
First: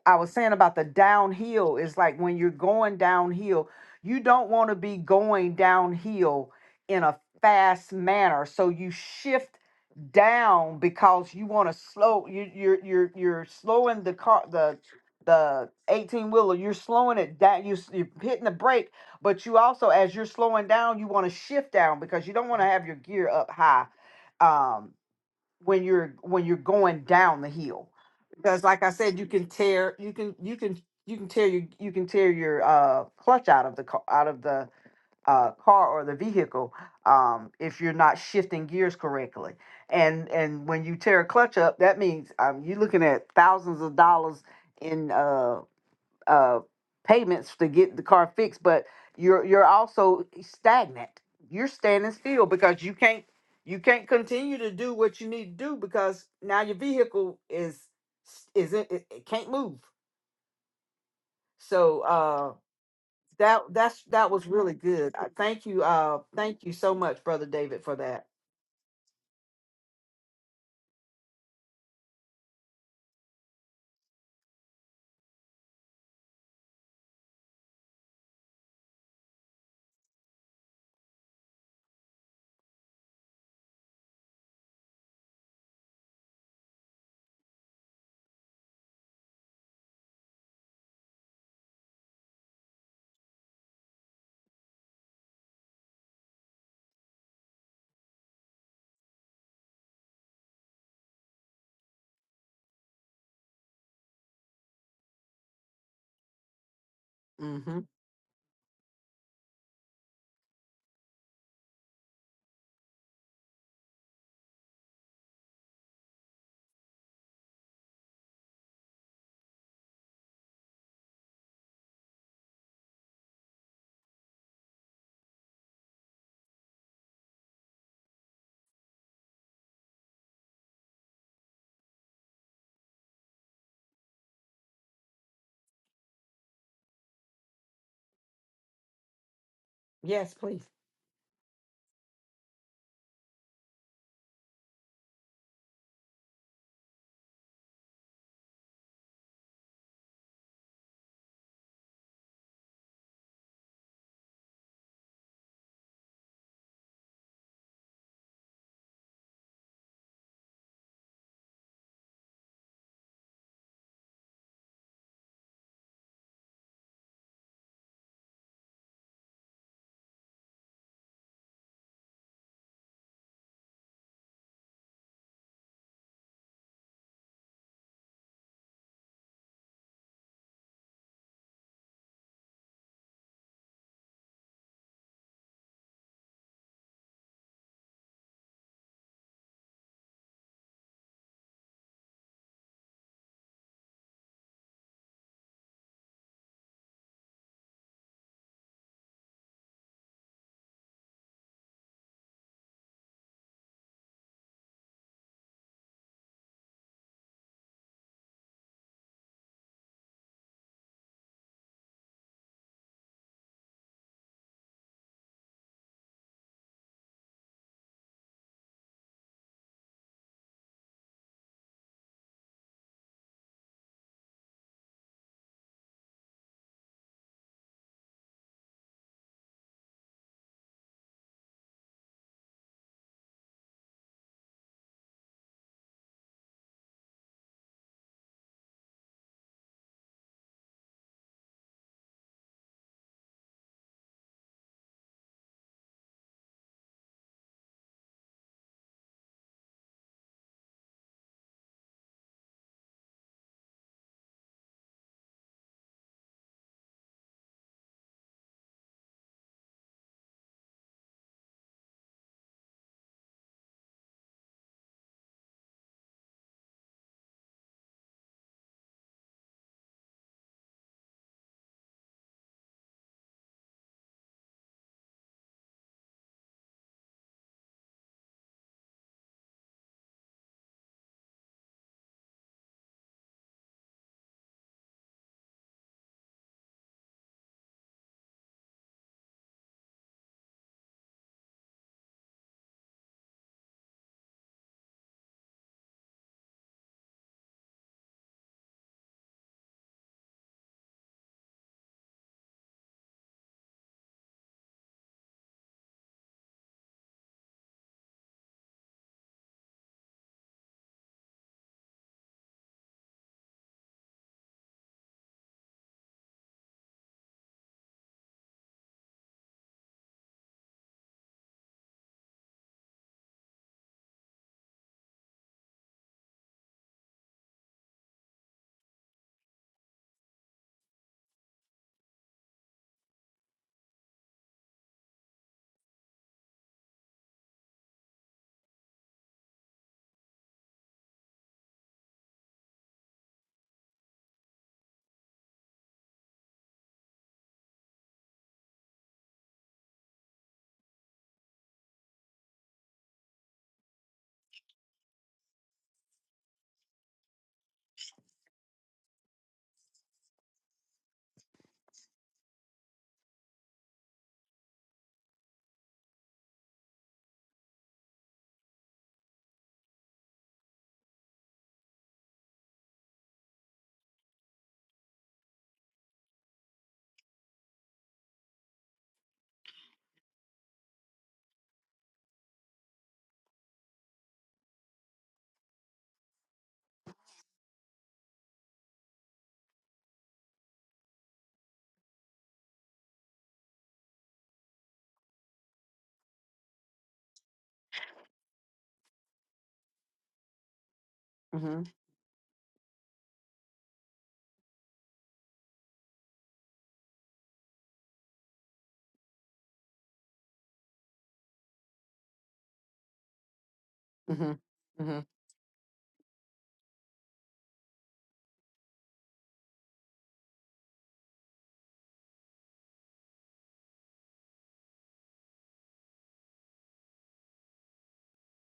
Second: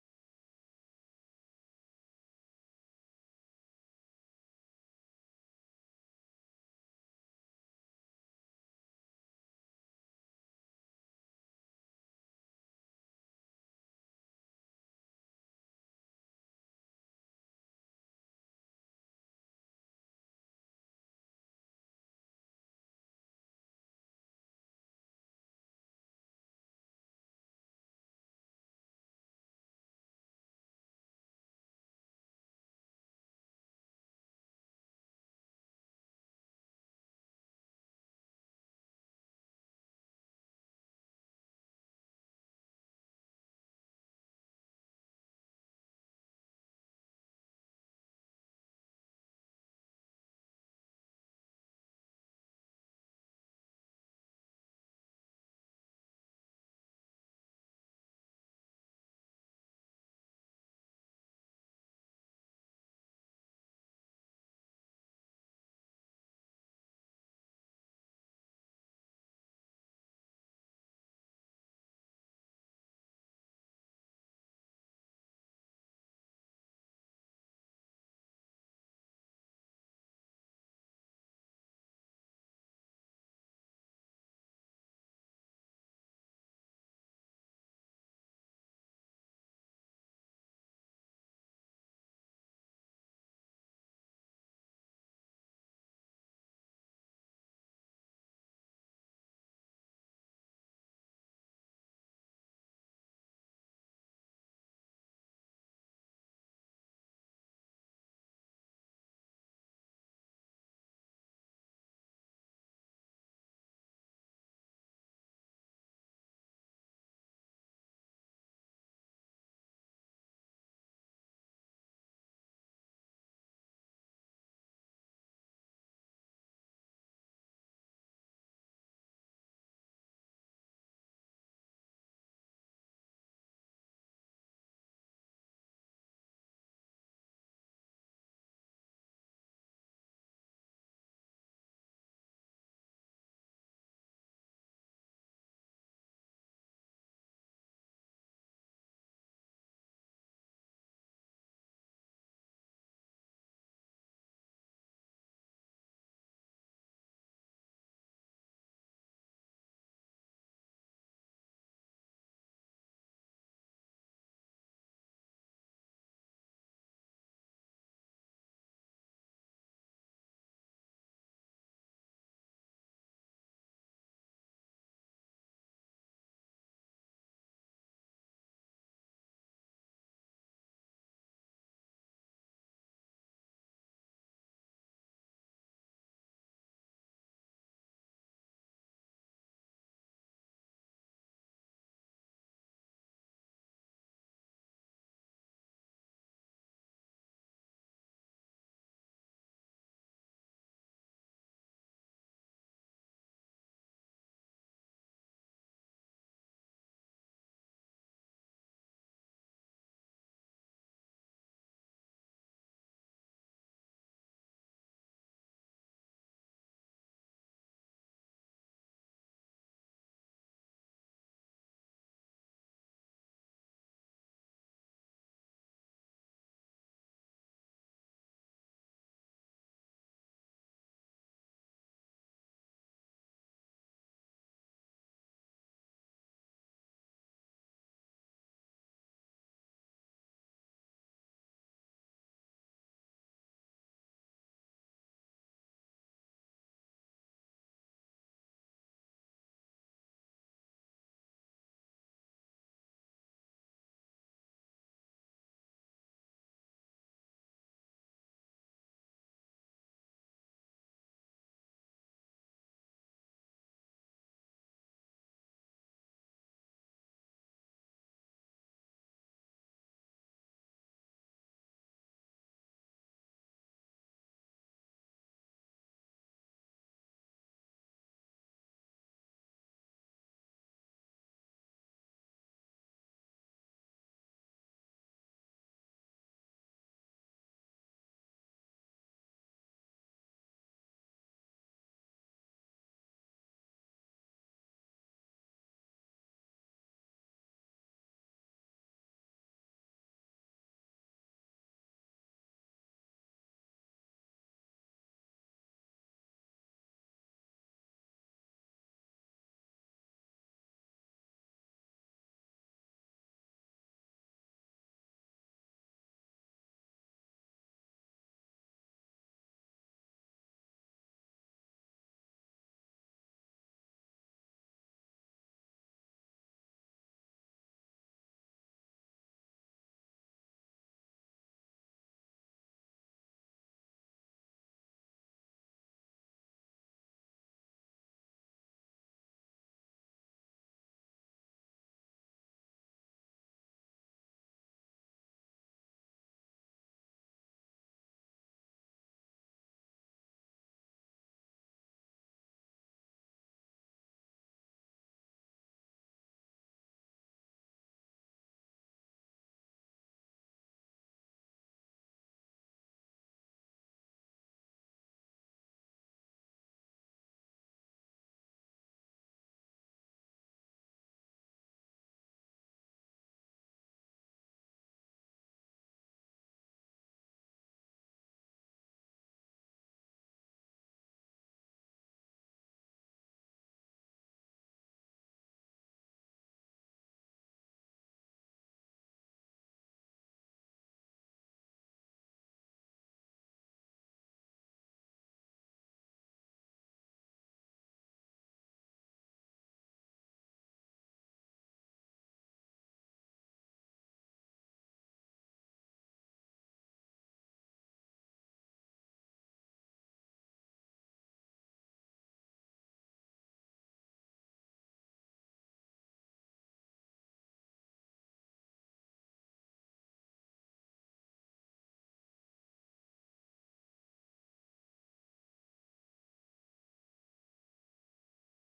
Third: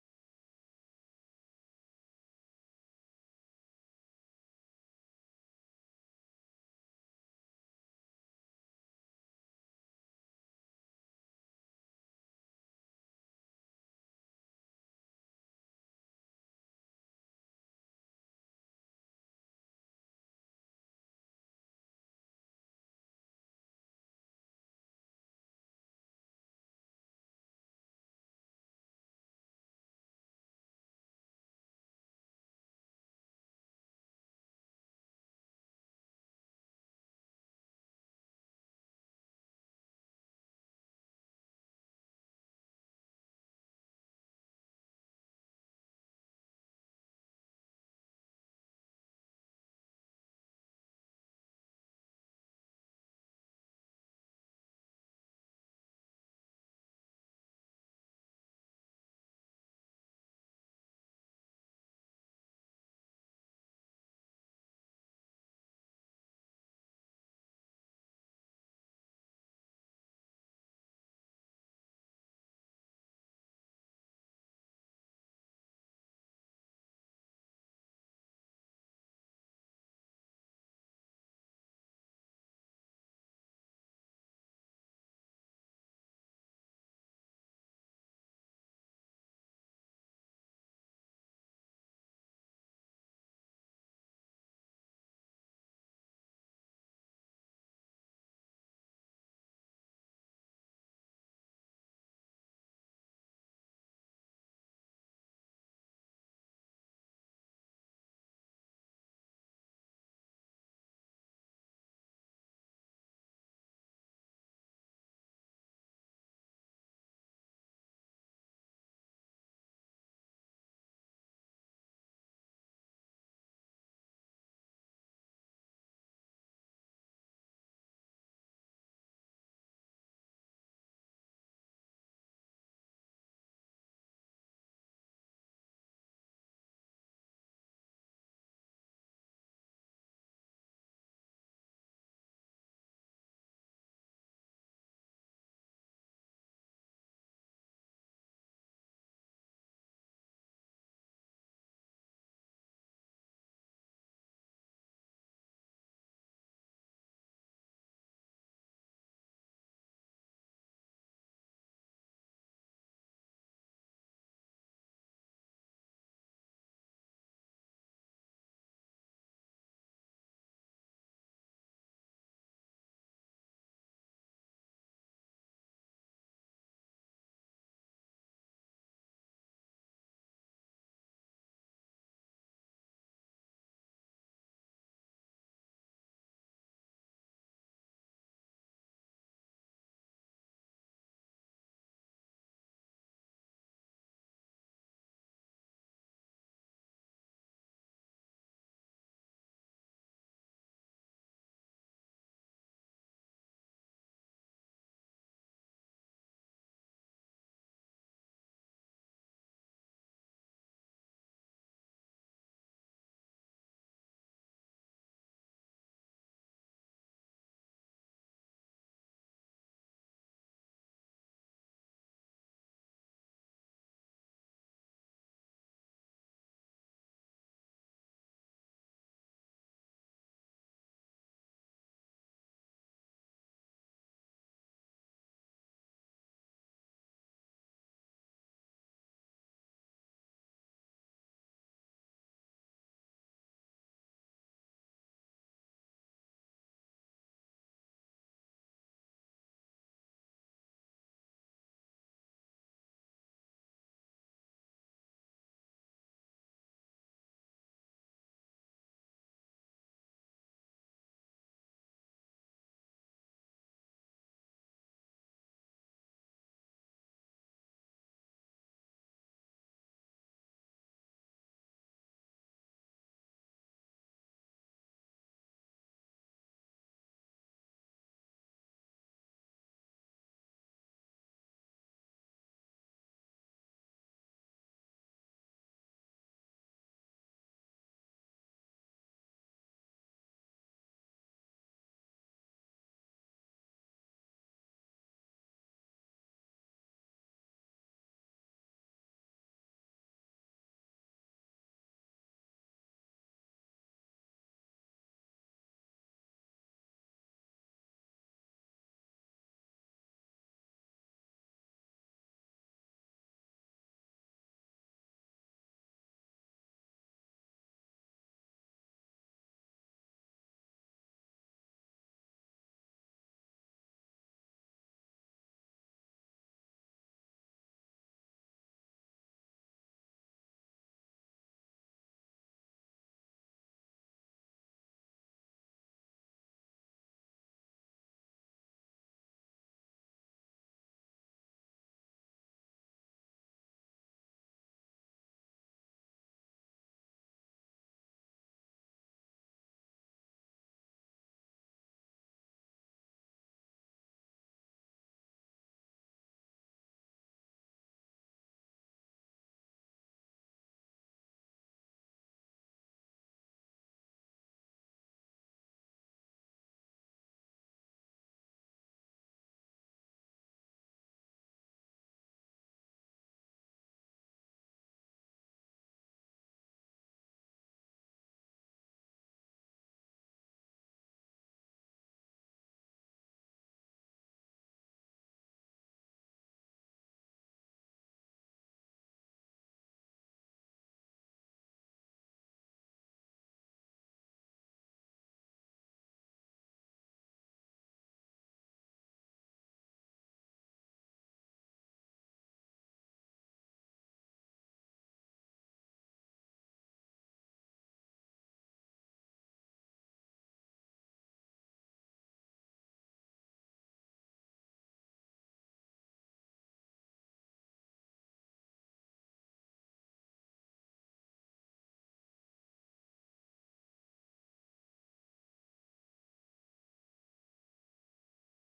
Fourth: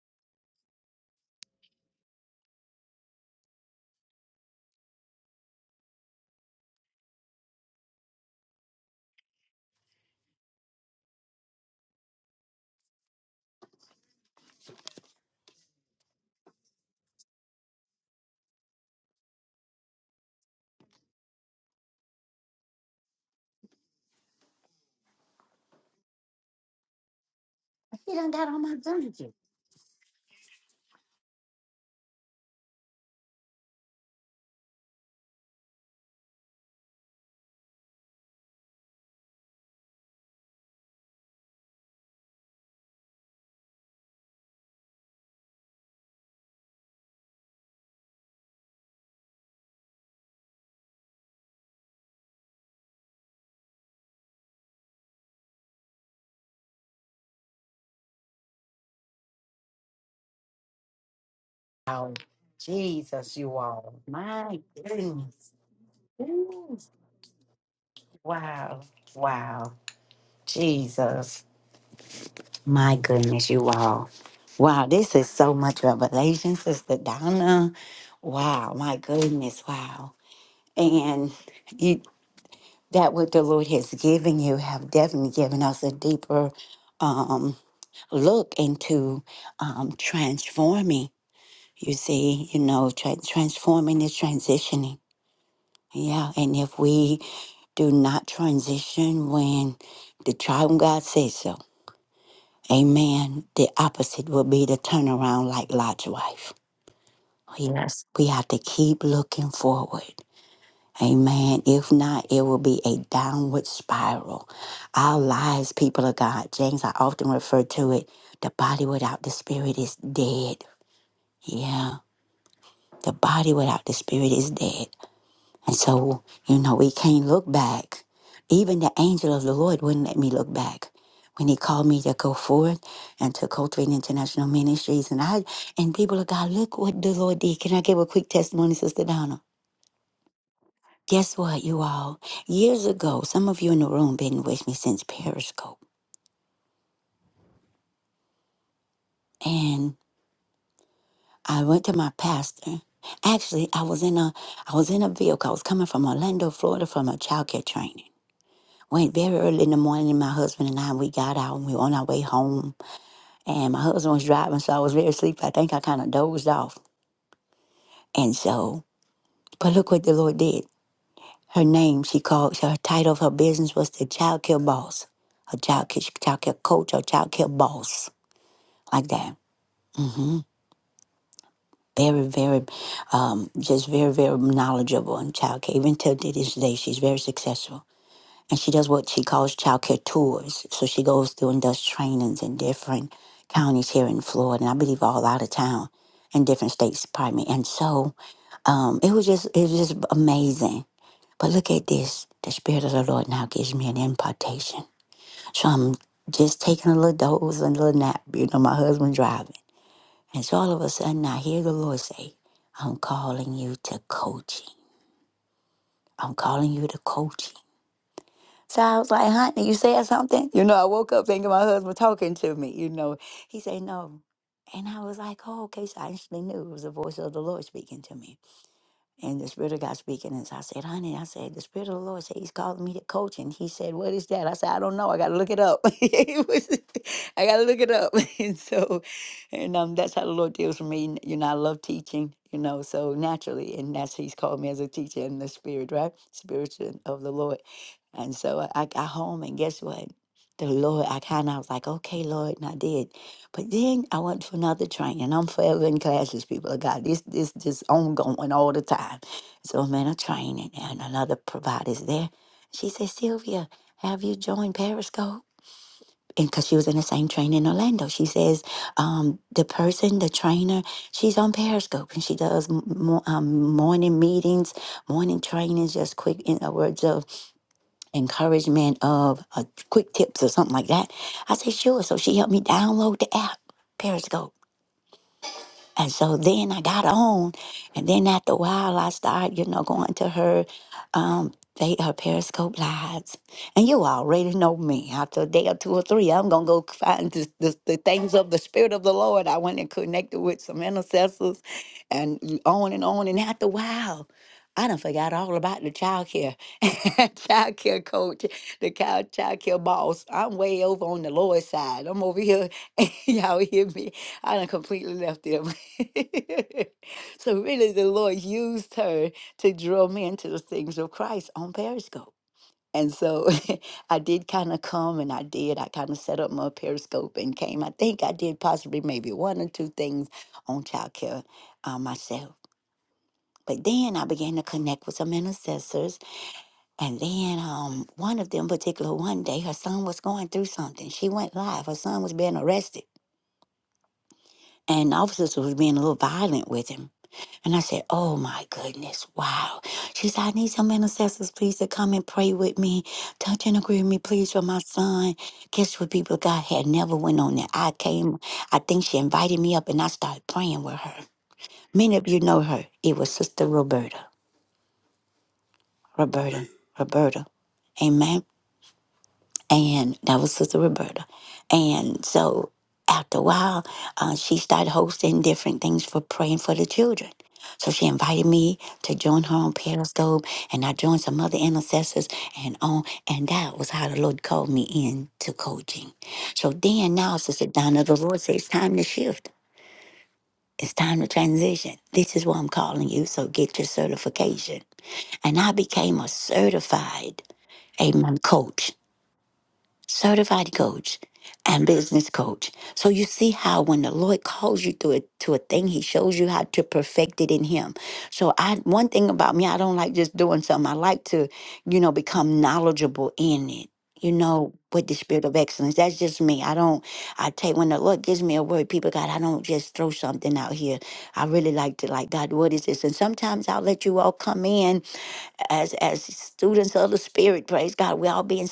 [SPEAKER 3] I was saying about the downhill is like when you're going downhill, you don't want to be going downhill in a fast manner. So you shift down because you want to slow you you're you're you're slowing the car the the 18 wheeler you're slowing it down you, s- you're hitting the brake but you also as you're slowing down you want to shift down because you don't want to have your gear up high Um when you're when you're going down the hill because like i said you can tear you can you can you can tear you you can tear your uh clutch out of the car out of the uh car or the vehicle um if you're not shifting gears correctly and and when you tear a clutch up that means um you're looking at thousands of dollars in uh uh, payments to get the car fixed, but you're you're also stagnant. You're standing still because you can't you can't continue to do what you need to do because now your vehicle is is it, it, it can't move. So uh, that that's that was really good. I thank you. Uh, thank you so much, brother David, for that.
[SPEAKER 1] My goodness, you all. Wow, this is so much revelation, Sister Donna. Wow, my goodness, wow. And you, that what the Lord has given you have definitely given us a deeper um, look into um, transforming. You see, you know, tra- transforming is transitioning. Yeah, and if we do not transition when the trial of God says so, amen, the opposite will be the turnaround like Lot's wife.
[SPEAKER 3] hmm
[SPEAKER 1] Yes, we have to keep looking forward. Amen. If not, it will be a downward spiral. Our lives, people of God, James, I often refer to it the body without the spirit is dead. Yeah. The body without the spirit is dead. And so, you know, we can't look back. Even the angel of the Lord wouldn't let me look back. When he called me to go forth and to cultivate international ministries, and I and people of God, look what the Lord did. Can I give a quick testimony, Sister Donna?
[SPEAKER 3] Yes, please.
[SPEAKER 1] Guess what, you all? Years ago, some of you in the room been with me since Periscope, and I went to my pastor. Actually, I was in a I was in a vehicle. I was coming from Orlando, Florida, from a childcare training. went very early in the morning. My husband and I, we got out and we were on our way home. And my husband was driving, so I was very asleep. I think I kind of dozed off. And so, but look what the Lord did. Her name, she called, her title of her business was the child care boss, a child care, child care coach, or child care boss, like that. hmm Very, very, um, just very, very knowledgeable in child care. Even till this day, she's very successful. and she does what she calls childcare tours. So she goes through and does trainings in different counties here in Florida, and I believe all out of town, in different states, pardon me. And so um, it was just it was just amazing. But look at this. The Spirit of the Lord now gives me an impartation. So I'm just taking a little doze and a little nap. You know, my husband driving. And so all of a sudden I hear the Lord say, I'm calling you to coaching. I'm calling you to coaching. So I was like, honey, you said something? You know, I woke up thinking my husband talking to me, you know. He said, no. And I was like, oh, okay. So I actually knew it was the voice of the Lord speaking to me and the Spirit of God speaking. And so I said, honey, I said, the Spirit of the Lord said he's calling me to coach. And he said, what is that? I said, I don't know. I got to look it up. It was- I got to look it up. And so, and um, that's how the Lord deals with me. You know, I love teaching, you know, so naturally. And that's, he's called me as a teacher in the Spirit, right? Spirit of the Lord. And so uh, I got home, and guess what? The Lord, I kind of was like, okay, Lord, and I did. But then I went to another training. I'm forever in classes, people of God. This this just ongoing all the time. So I'm in a training, and another provider's there. She said, Sylvia, have you joined Periscope? And because she was in the same training in Orlando, she says, um, the person, the trainer, she's on Periscope and she does m- mo- um, morning meetings, morning trainings, just quick in the words of encouragement of uh, quick tips or something like that. I said, sure. So she helped me download the app, Periscope. And so then I got on, and then after a while, I started, you know, going to her, um, they her Periscope lives, and you already know me. After a day or two or three, I'm gonna go find the, the, the things of the Spirit of the Lord. I went and connected with some intercessors, and on and on. And after a while, I done forgot all about the child care, child care coach, the child child care boss. I'm way over on the Lord's side. I'm over here, y'all hear me? I done completely left them. so really the Lord used her to draw me into the things of Christ on Periscope. And so I did kind of come and I did. I kind of set up my Periscope and came. I think I did possibly maybe one or two things on childcare uh, myself. But then I began to connect with some intercessors. And then um, one of them, particular one day, her son was going through something. She went live. Her son was being arrested. And officers was being a little violent with him. And I said, Oh my goodness, wow. She said, I need some intercessors, please, to come and pray with me. Touch and agree with me, please, for my son. Guess what, people? God had never went on there. I came, I think she invited me up and I started praying with her. Many of you know her. It was Sister Roberta. Roberta. Roberta. Amen. and that was Sister Roberta. And so after a while, uh, she started hosting different things for praying for the children. So she invited me to join her on Periscope, and I joined some other intercessors, and on and that was how the Lord called me in to coaching. So then now, Sister Donna, the Lord says, "It's time to shift. It's time to transition. This is what I'm calling you. So get your certification." And I became a certified amen coach certified coach
[SPEAKER 3] hmm
[SPEAKER 1] and business coach. So you see how when the Lord calls you to a, to a thing, he shows you how to perfect it in him. So I one thing about me, I don't like just doing something. I like to, you know, become knowledgeable in it. You
[SPEAKER 3] hmm
[SPEAKER 1] know, with the
[SPEAKER 3] hmm
[SPEAKER 1] spirit of excellence. That's just me. I don't I take when the Lord gives me a word, people God, I don't just throw something out here. I really like to like God, what is this? And sometimes I'll let you all come in as as students of the spirit. Praise God. We all be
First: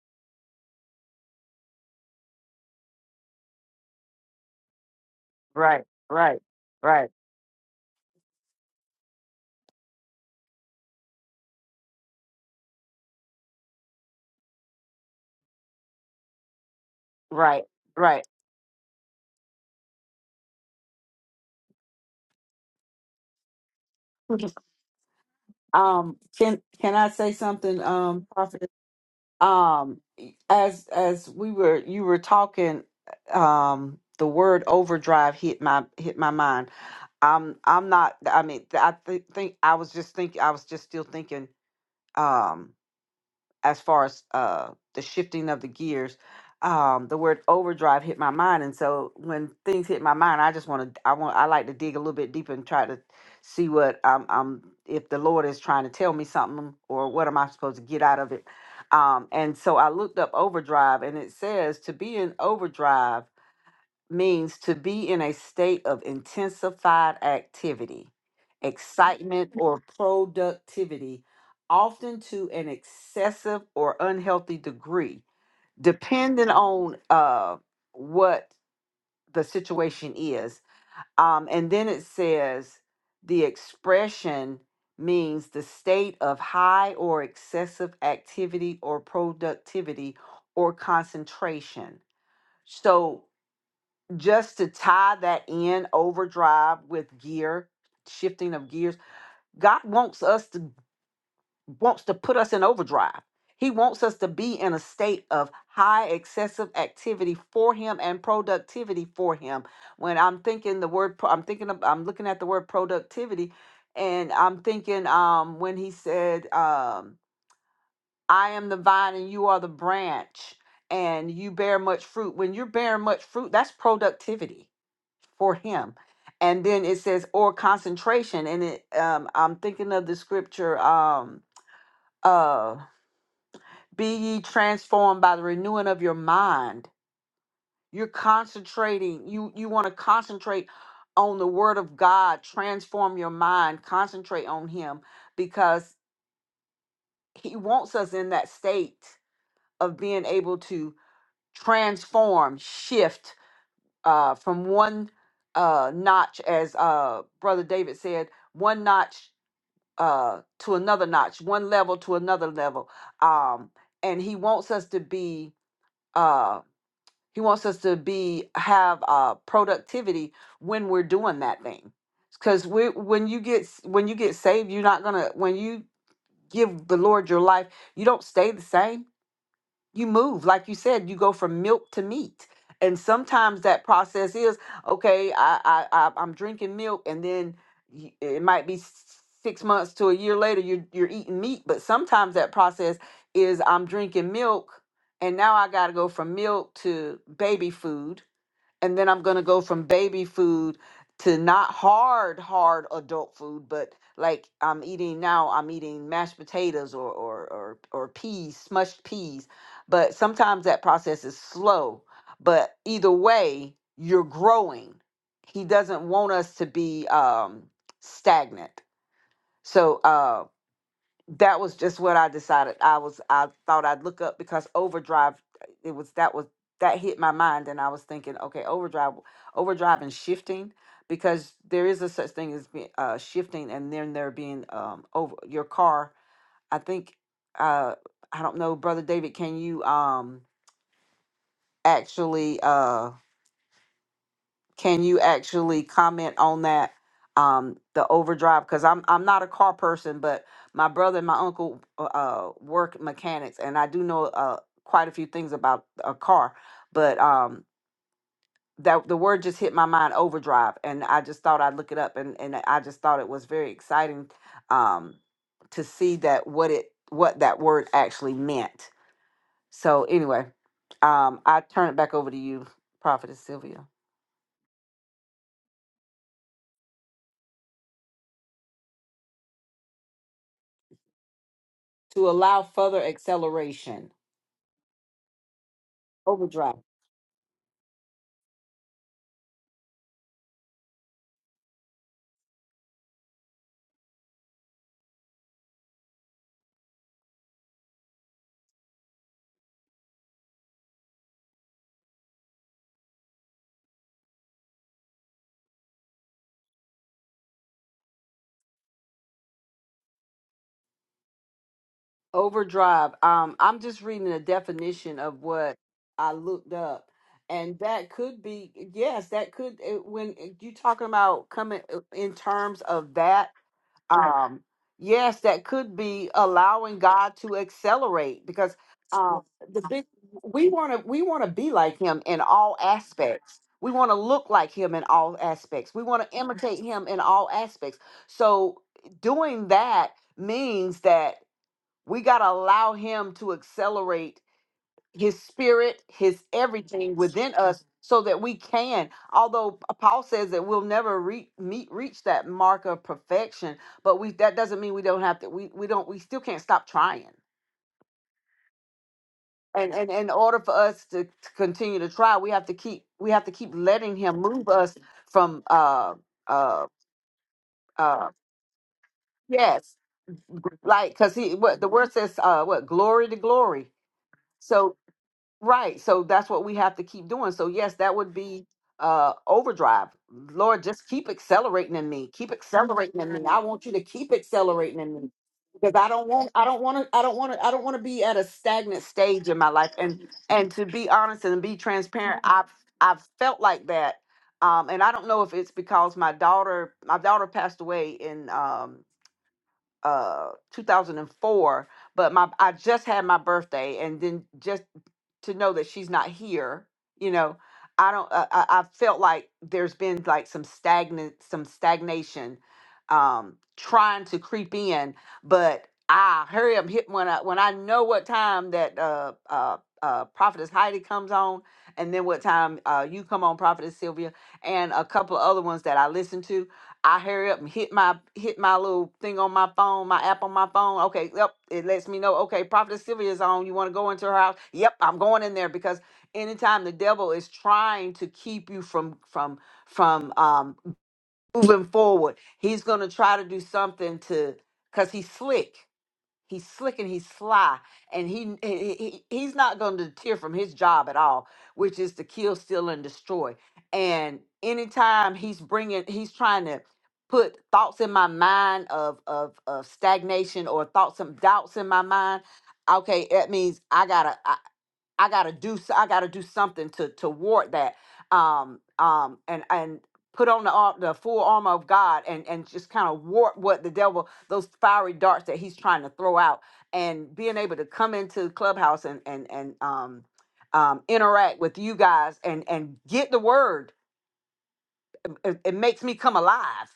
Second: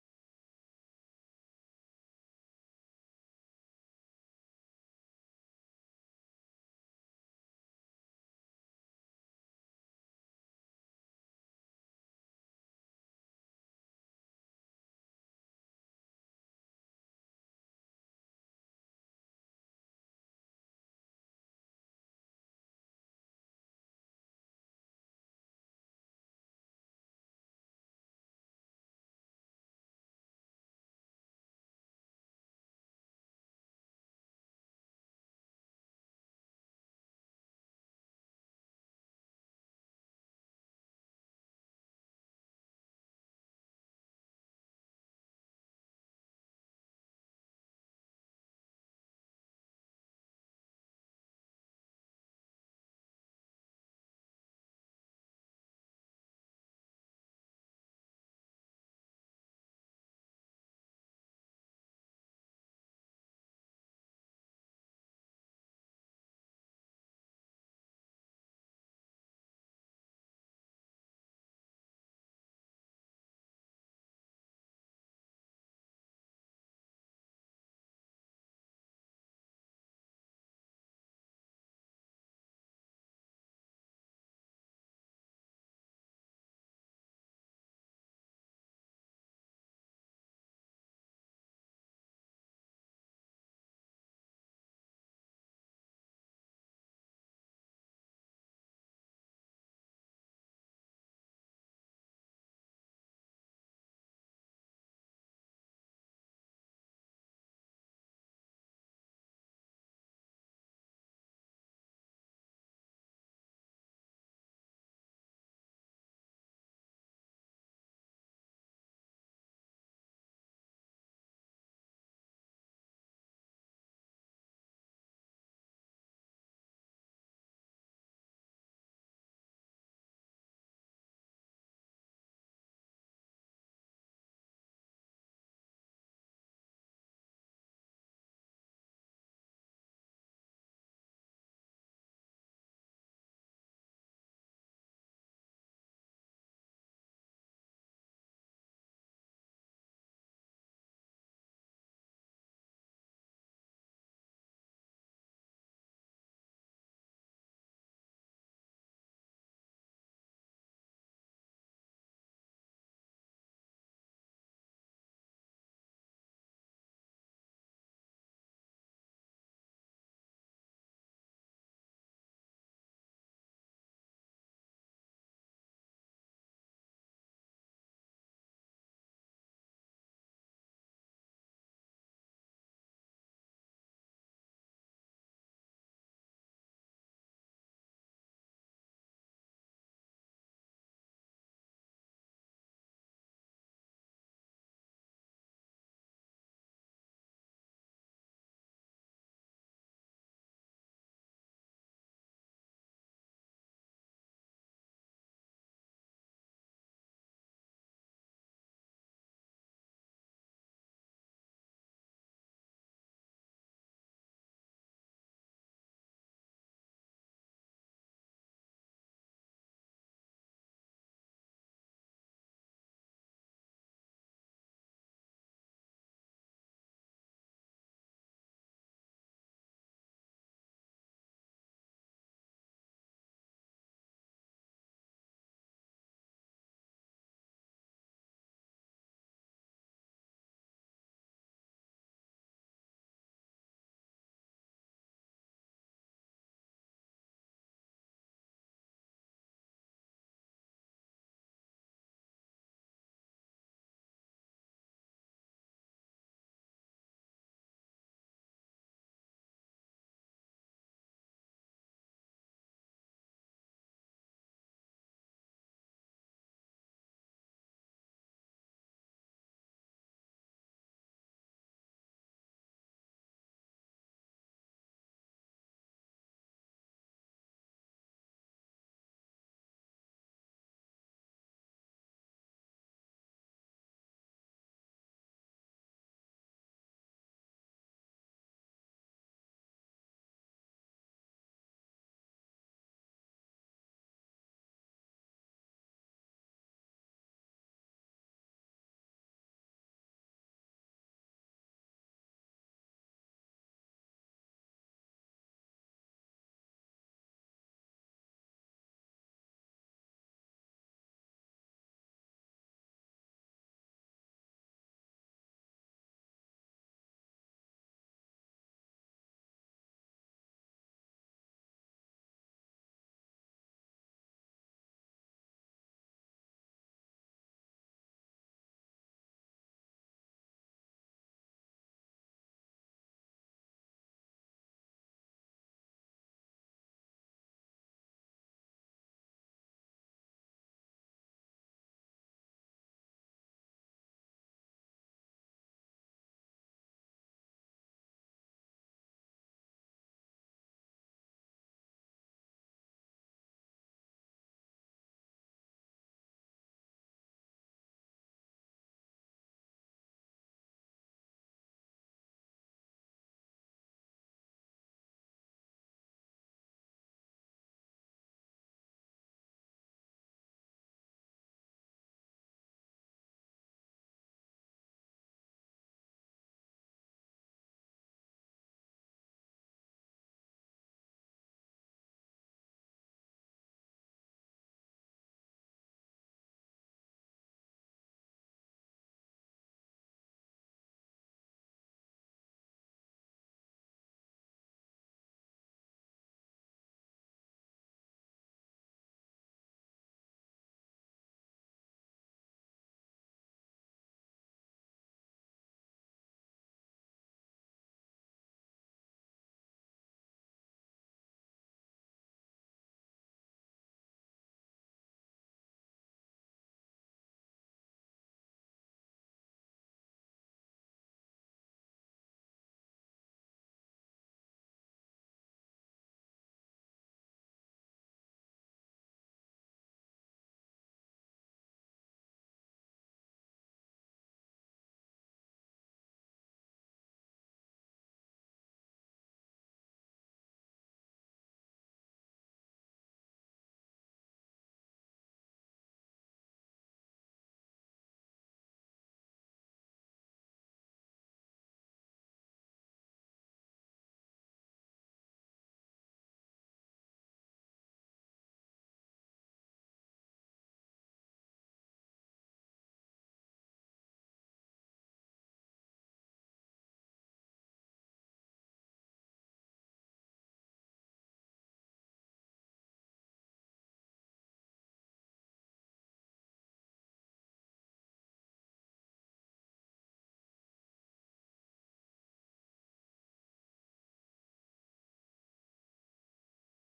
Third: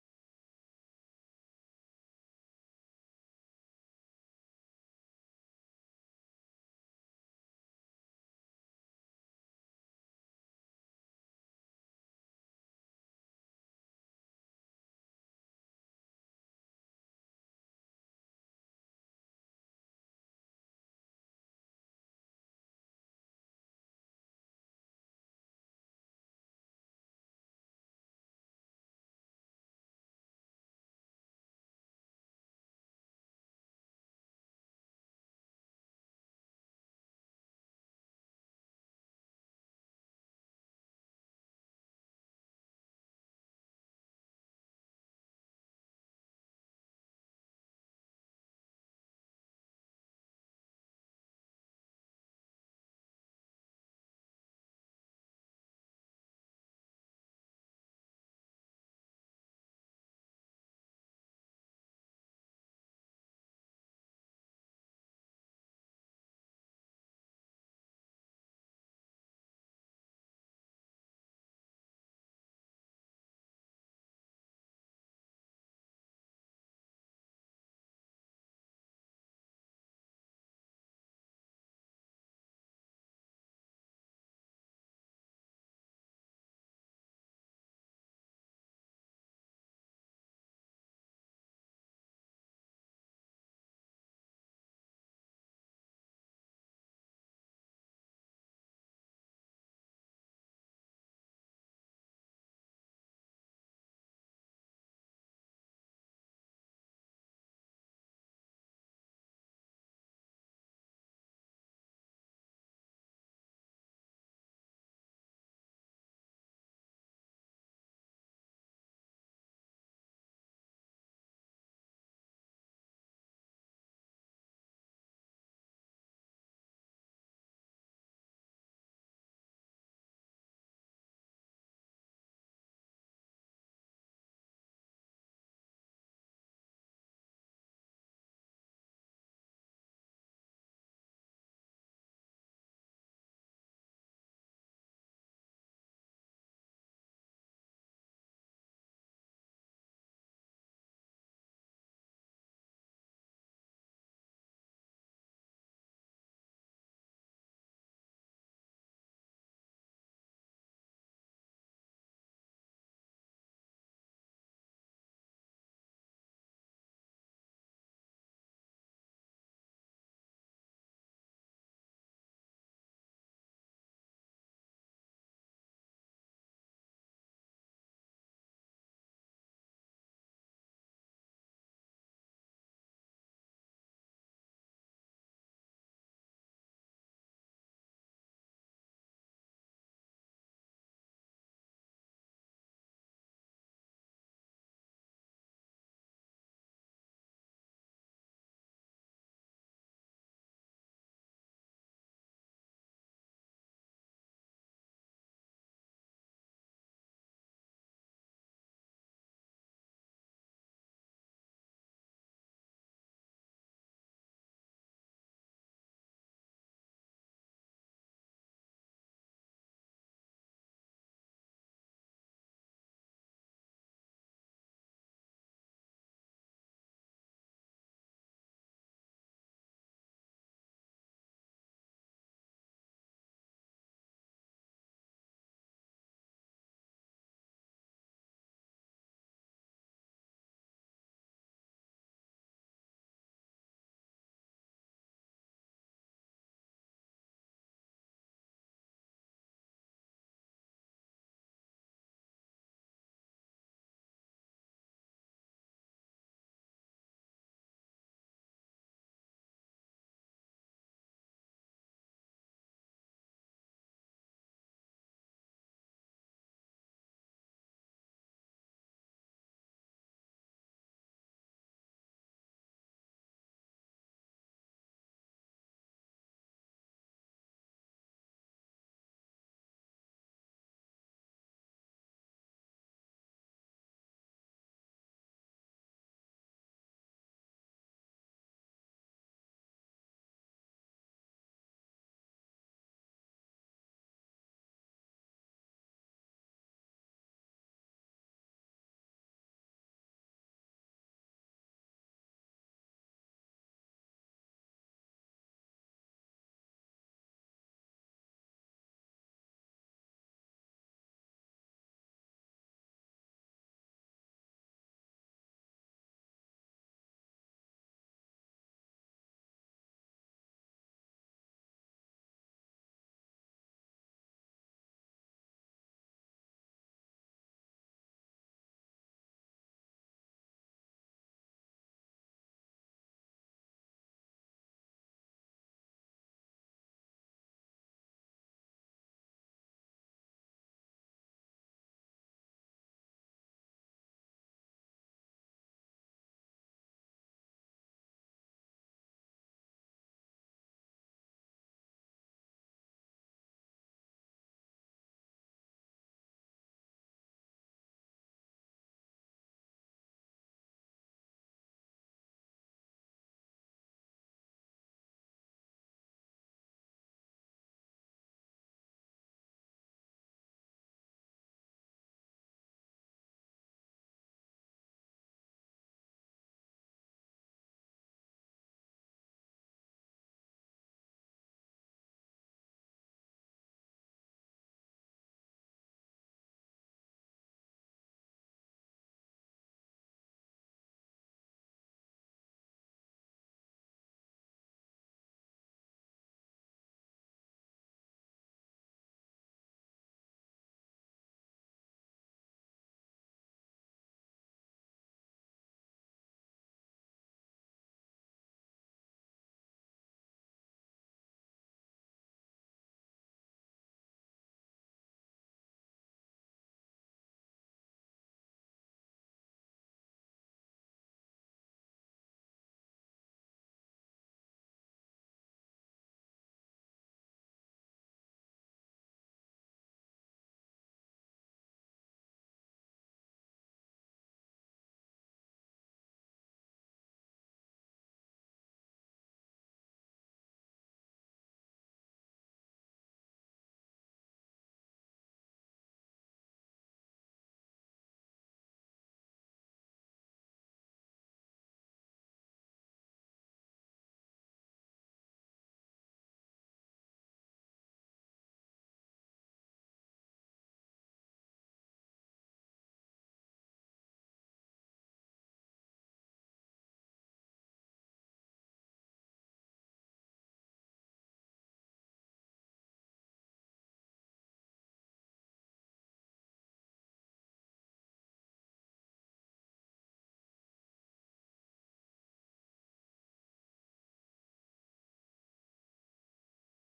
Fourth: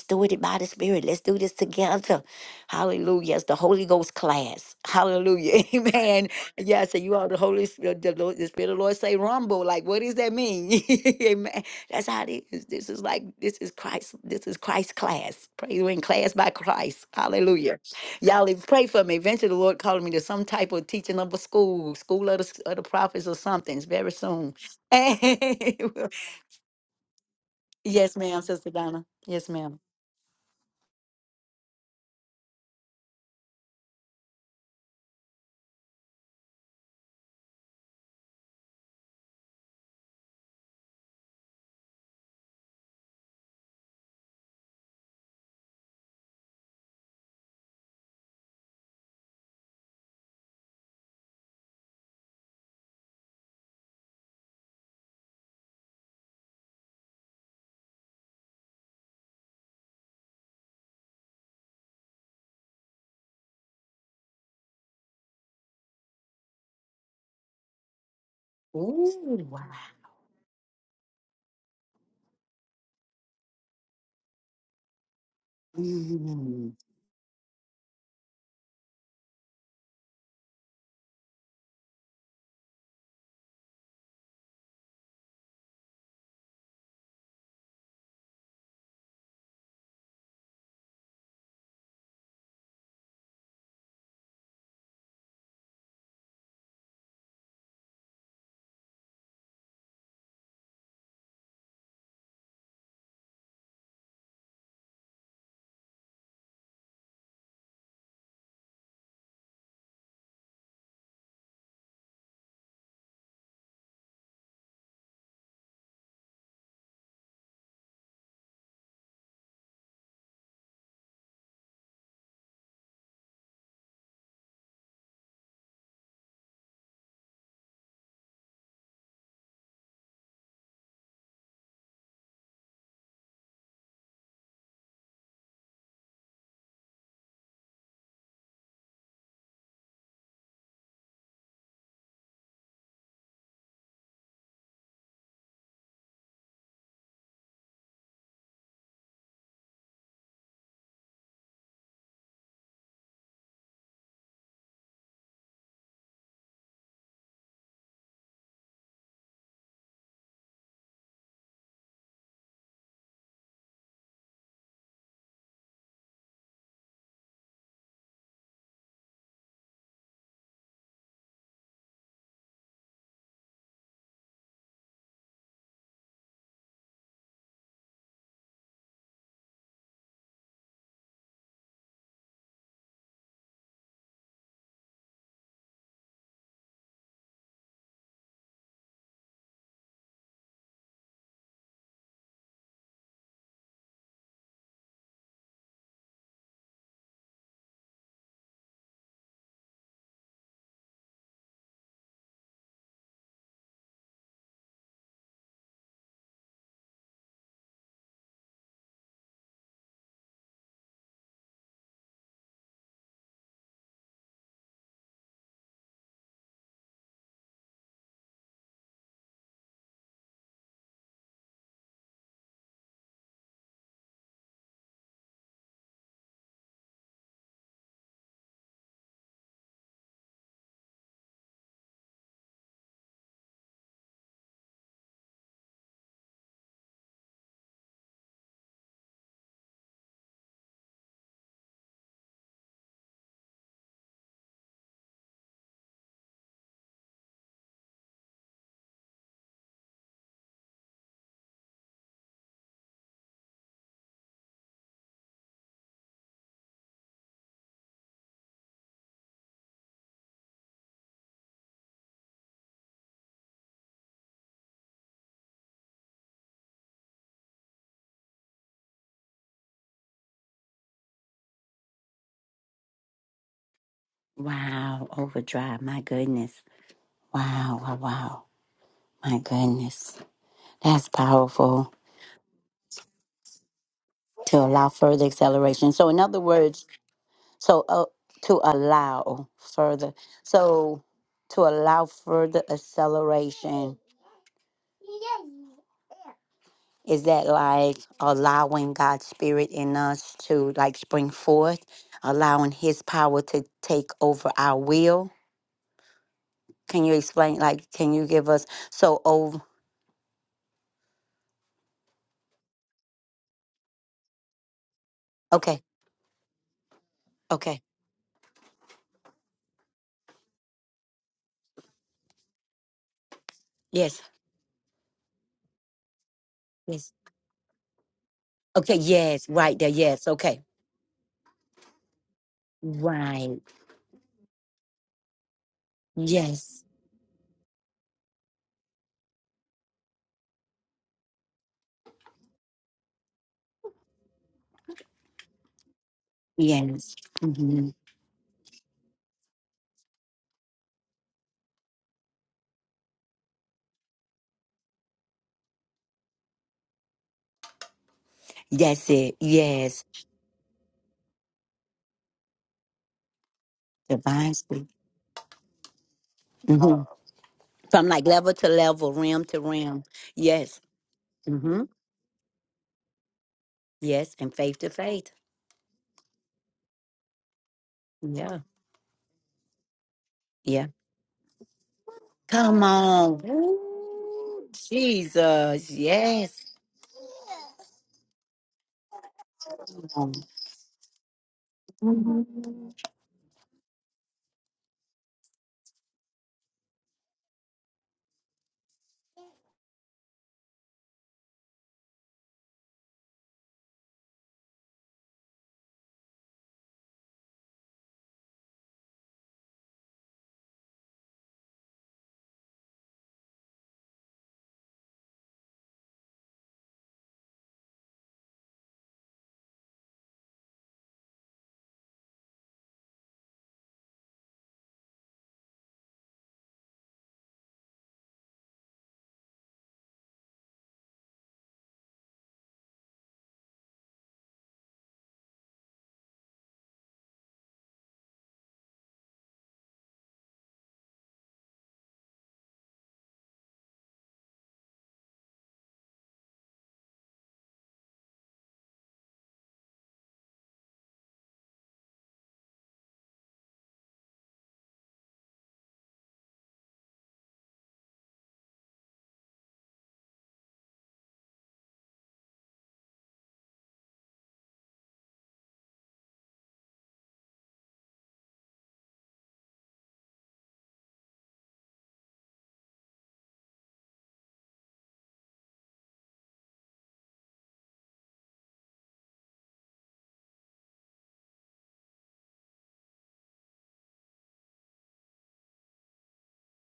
[SPEAKER 1] Holy Spirit, let's do this together. Hallelujah, Ghost class. Hallelujah,
[SPEAKER 3] Right,
[SPEAKER 1] man.
[SPEAKER 3] right,
[SPEAKER 1] Yeah, so
[SPEAKER 3] right,
[SPEAKER 1] you all the Spirit of the Lord say rumble. Like, what does that mean? That's how it is. This is like, this is Christ. This is Christ class. Praise that's by Christ.
[SPEAKER 3] right,
[SPEAKER 1] Hallelujah.
[SPEAKER 3] right.
[SPEAKER 1] Y'all if- pray for me. Eventually, the Lord called me to some type of teaching of a school, school of the office or something. It's very soon.
[SPEAKER 3] Um, can can I say something,
[SPEAKER 1] yes,
[SPEAKER 3] um,
[SPEAKER 1] ma'am,
[SPEAKER 3] Prophet?
[SPEAKER 1] Sister Donna. Yes, ma'am.
[SPEAKER 3] um as as we were you were talking um the word overdrive hit my hit my mind i'm i'm not i mean i th- think i was just thinking i was just still thinking Um as far as uh, the shifting of the gears, um, the word overdrive hit my mind, and so when things hit my mind, I just want to, I want, I like to dig a little bit deeper and try to see what I'm, I'm, if the Lord is trying to tell me something, or what am I supposed to get out of it? Um, and so I looked up overdrive, and it says to be in overdrive means to be in a state of intensified activity,
[SPEAKER 1] Ooh.
[SPEAKER 3] excitement, or productivity, often to an excessive or unhealthy degree, depending on uh, what the situation is. Um, and then it says the expression means the state of high or excessive activity or productivity or concentration. So just to tie that in overdrive with gear shifting of gears god wants us to wants to put us in overdrive he wants us to be in a state of high excessive activity for him and productivity for him when i'm thinking the word pro- i'm thinking of, i'm looking at the word productivity and i'm thinking um when he said um i am the vine and you are the branch and you bear much fruit when you're bearing much fruit that's productivity for him. And then it says or concentration, and it um, I'm thinking of the scripture um uh be ye transformed by the renewing of your mind. You're concentrating. You you want to concentrate on the word of God. Transform your mind. Concentrate on Him because He wants us in that state of being able to transform, shift uh, from one uh, notch, as uh, Brother David said, one notch uh to another notch one level to another level um and he wants us to be uh he wants us to be have uh productivity when we're doing that thing because we when you get s- when you get saved you're not gonna when you give the lord your life you don't stay the same you move like you said you go from milk to meat and sometimes that process is okay i i, I i'm drinking milk and then y- it might be s- six months to a year later you're you're eating meat but sometimes that process is i'm drinking milk and now i gotta go from milk to baby food and then I'm gonna go from baby food to not hard, hard adult food, but like I'm eating now, I'm eating mashed potatoes or or or, or peas, smushed peas. But sometimes that process is slow. But either way, you're growing. He doesn't want us to be um, stagnant. So uh, that was just what I decided. I was I thought I'd look up because Overdrive it was that was that hit my mind and I was thinking, okay, Overdrive Overdrive and shifting because there is a such thing as being uh shifting and then there being um over your car. I think uh I don't know, brother David, can you um actually uh can you actually comment on that? Um, the overdrive because I'm I'm not a car person, but my brother and my uncle uh, uh, work mechanics, and I do know uh, quite a few things about a car. But um, that the word just hit my mind, overdrive, and I just thought I'd look it up, and and I just thought it was very exciting um, to see that what it what that word actually meant. So anyway, um, I turn it back over to you, Prophetess Sylvia.
[SPEAKER 1] Oh,
[SPEAKER 3] to allow further acceleration. Overdrive.
[SPEAKER 1] is that like allowing God's spirit in us to like spring forth, allowing his power to take over our will? Can you explain like can you give us so over
[SPEAKER 3] Overdrive. Um, I'm just reading the definition of what
[SPEAKER 1] okay,
[SPEAKER 3] I looked up, and
[SPEAKER 1] okay,
[SPEAKER 3] that could be yes, that could it- when eh, you talking about coming eh, in terms of that. um yes that could be allowing god to accelerate because um the big
[SPEAKER 1] okay.
[SPEAKER 3] we want to we want to be like him in all aspects we want to look like him in all aspects we want to imitate him in all aspects so doing that means that we got to allow him to accelerate his spirit, his everything
[SPEAKER 1] Yes.
[SPEAKER 3] within
[SPEAKER 1] Mhm.
[SPEAKER 3] us so that we can. Although Paul says that we'll never re- meet reach that mark of perfection, but we that doesn't mean we don't have to we we don't we still can't stop trying. And and in order for us to, to continue to try, we have to keep we have to keep letting him move us from uh uh uh yes, like cuz he what the word says uh what glory to glory. So. Right. So that's what we have to keep doing. So yes, that would
[SPEAKER 1] Yeah.
[SPEAKER 3] be uh overdrive. Lord,
[SPEAKER 1] Yeah.
[SPEAKER 3] just keep accelerating in me. Keep
[SPEAKER 1] Come
[SPEAKER 3] accelerating in me.
[SPEAKER 1] on.
[SPEAKER 3] I want you to keep
[SPEAKER 1] Ooh,
[SPEAKER 3] accelerating in me.
[SPEAKER 1] Jesus.
[SPEAKER 3] Because I don't want I
[SPEAKER 1] Yes.
[SPEAKER 3] don't want to I don't want to I don't want to be at a stagnant stage in my life. And
[SPEAKER 1] Um,
[SPEAKER 3] and to be honest and be transparent, I've I've felt like that. Um and I don't know if it's because my daughter my daughter passed away in um uh 2004 but my I just had my birthday and then just to know that she's not here you know i don't uh, i i I felt like there's been like some stagnant some stagnation um trying to creep in but i hurry up hit when i when i know what time that uh uh uh prophetess heidi comes on and then what time uh you come on prophetess sylvia and a couple of other ones that i listen to I hurry up and hit my hit my little thing on my phone, my app on my phone. Okay, yep, it lets me know. Okay, Prophet Sylvia is on. You want to go into her house? Yep, I'm going in there because anytime the devil is trying to keep you from from from um moving forward, he's gonna try to do something to because he's slick. He's slick and he's sly, and he, he he- he's not going to deter from his job at all, which is to kill, steal, and destroy. And anytime he's bringing, he's trying to put thoughts in my mind of of of stagnation or thoughts and doubts in my mind. Okay, that means I gotta. I gotta do s- I gotta do something to to ward that um um and and put on the ar- the full armor of God and and just kind of ward what the devil those fiery darts that he's trying to throw out and being able to come into clubhouse and and and um um interact with you guys and and get the word it, it makes me come alive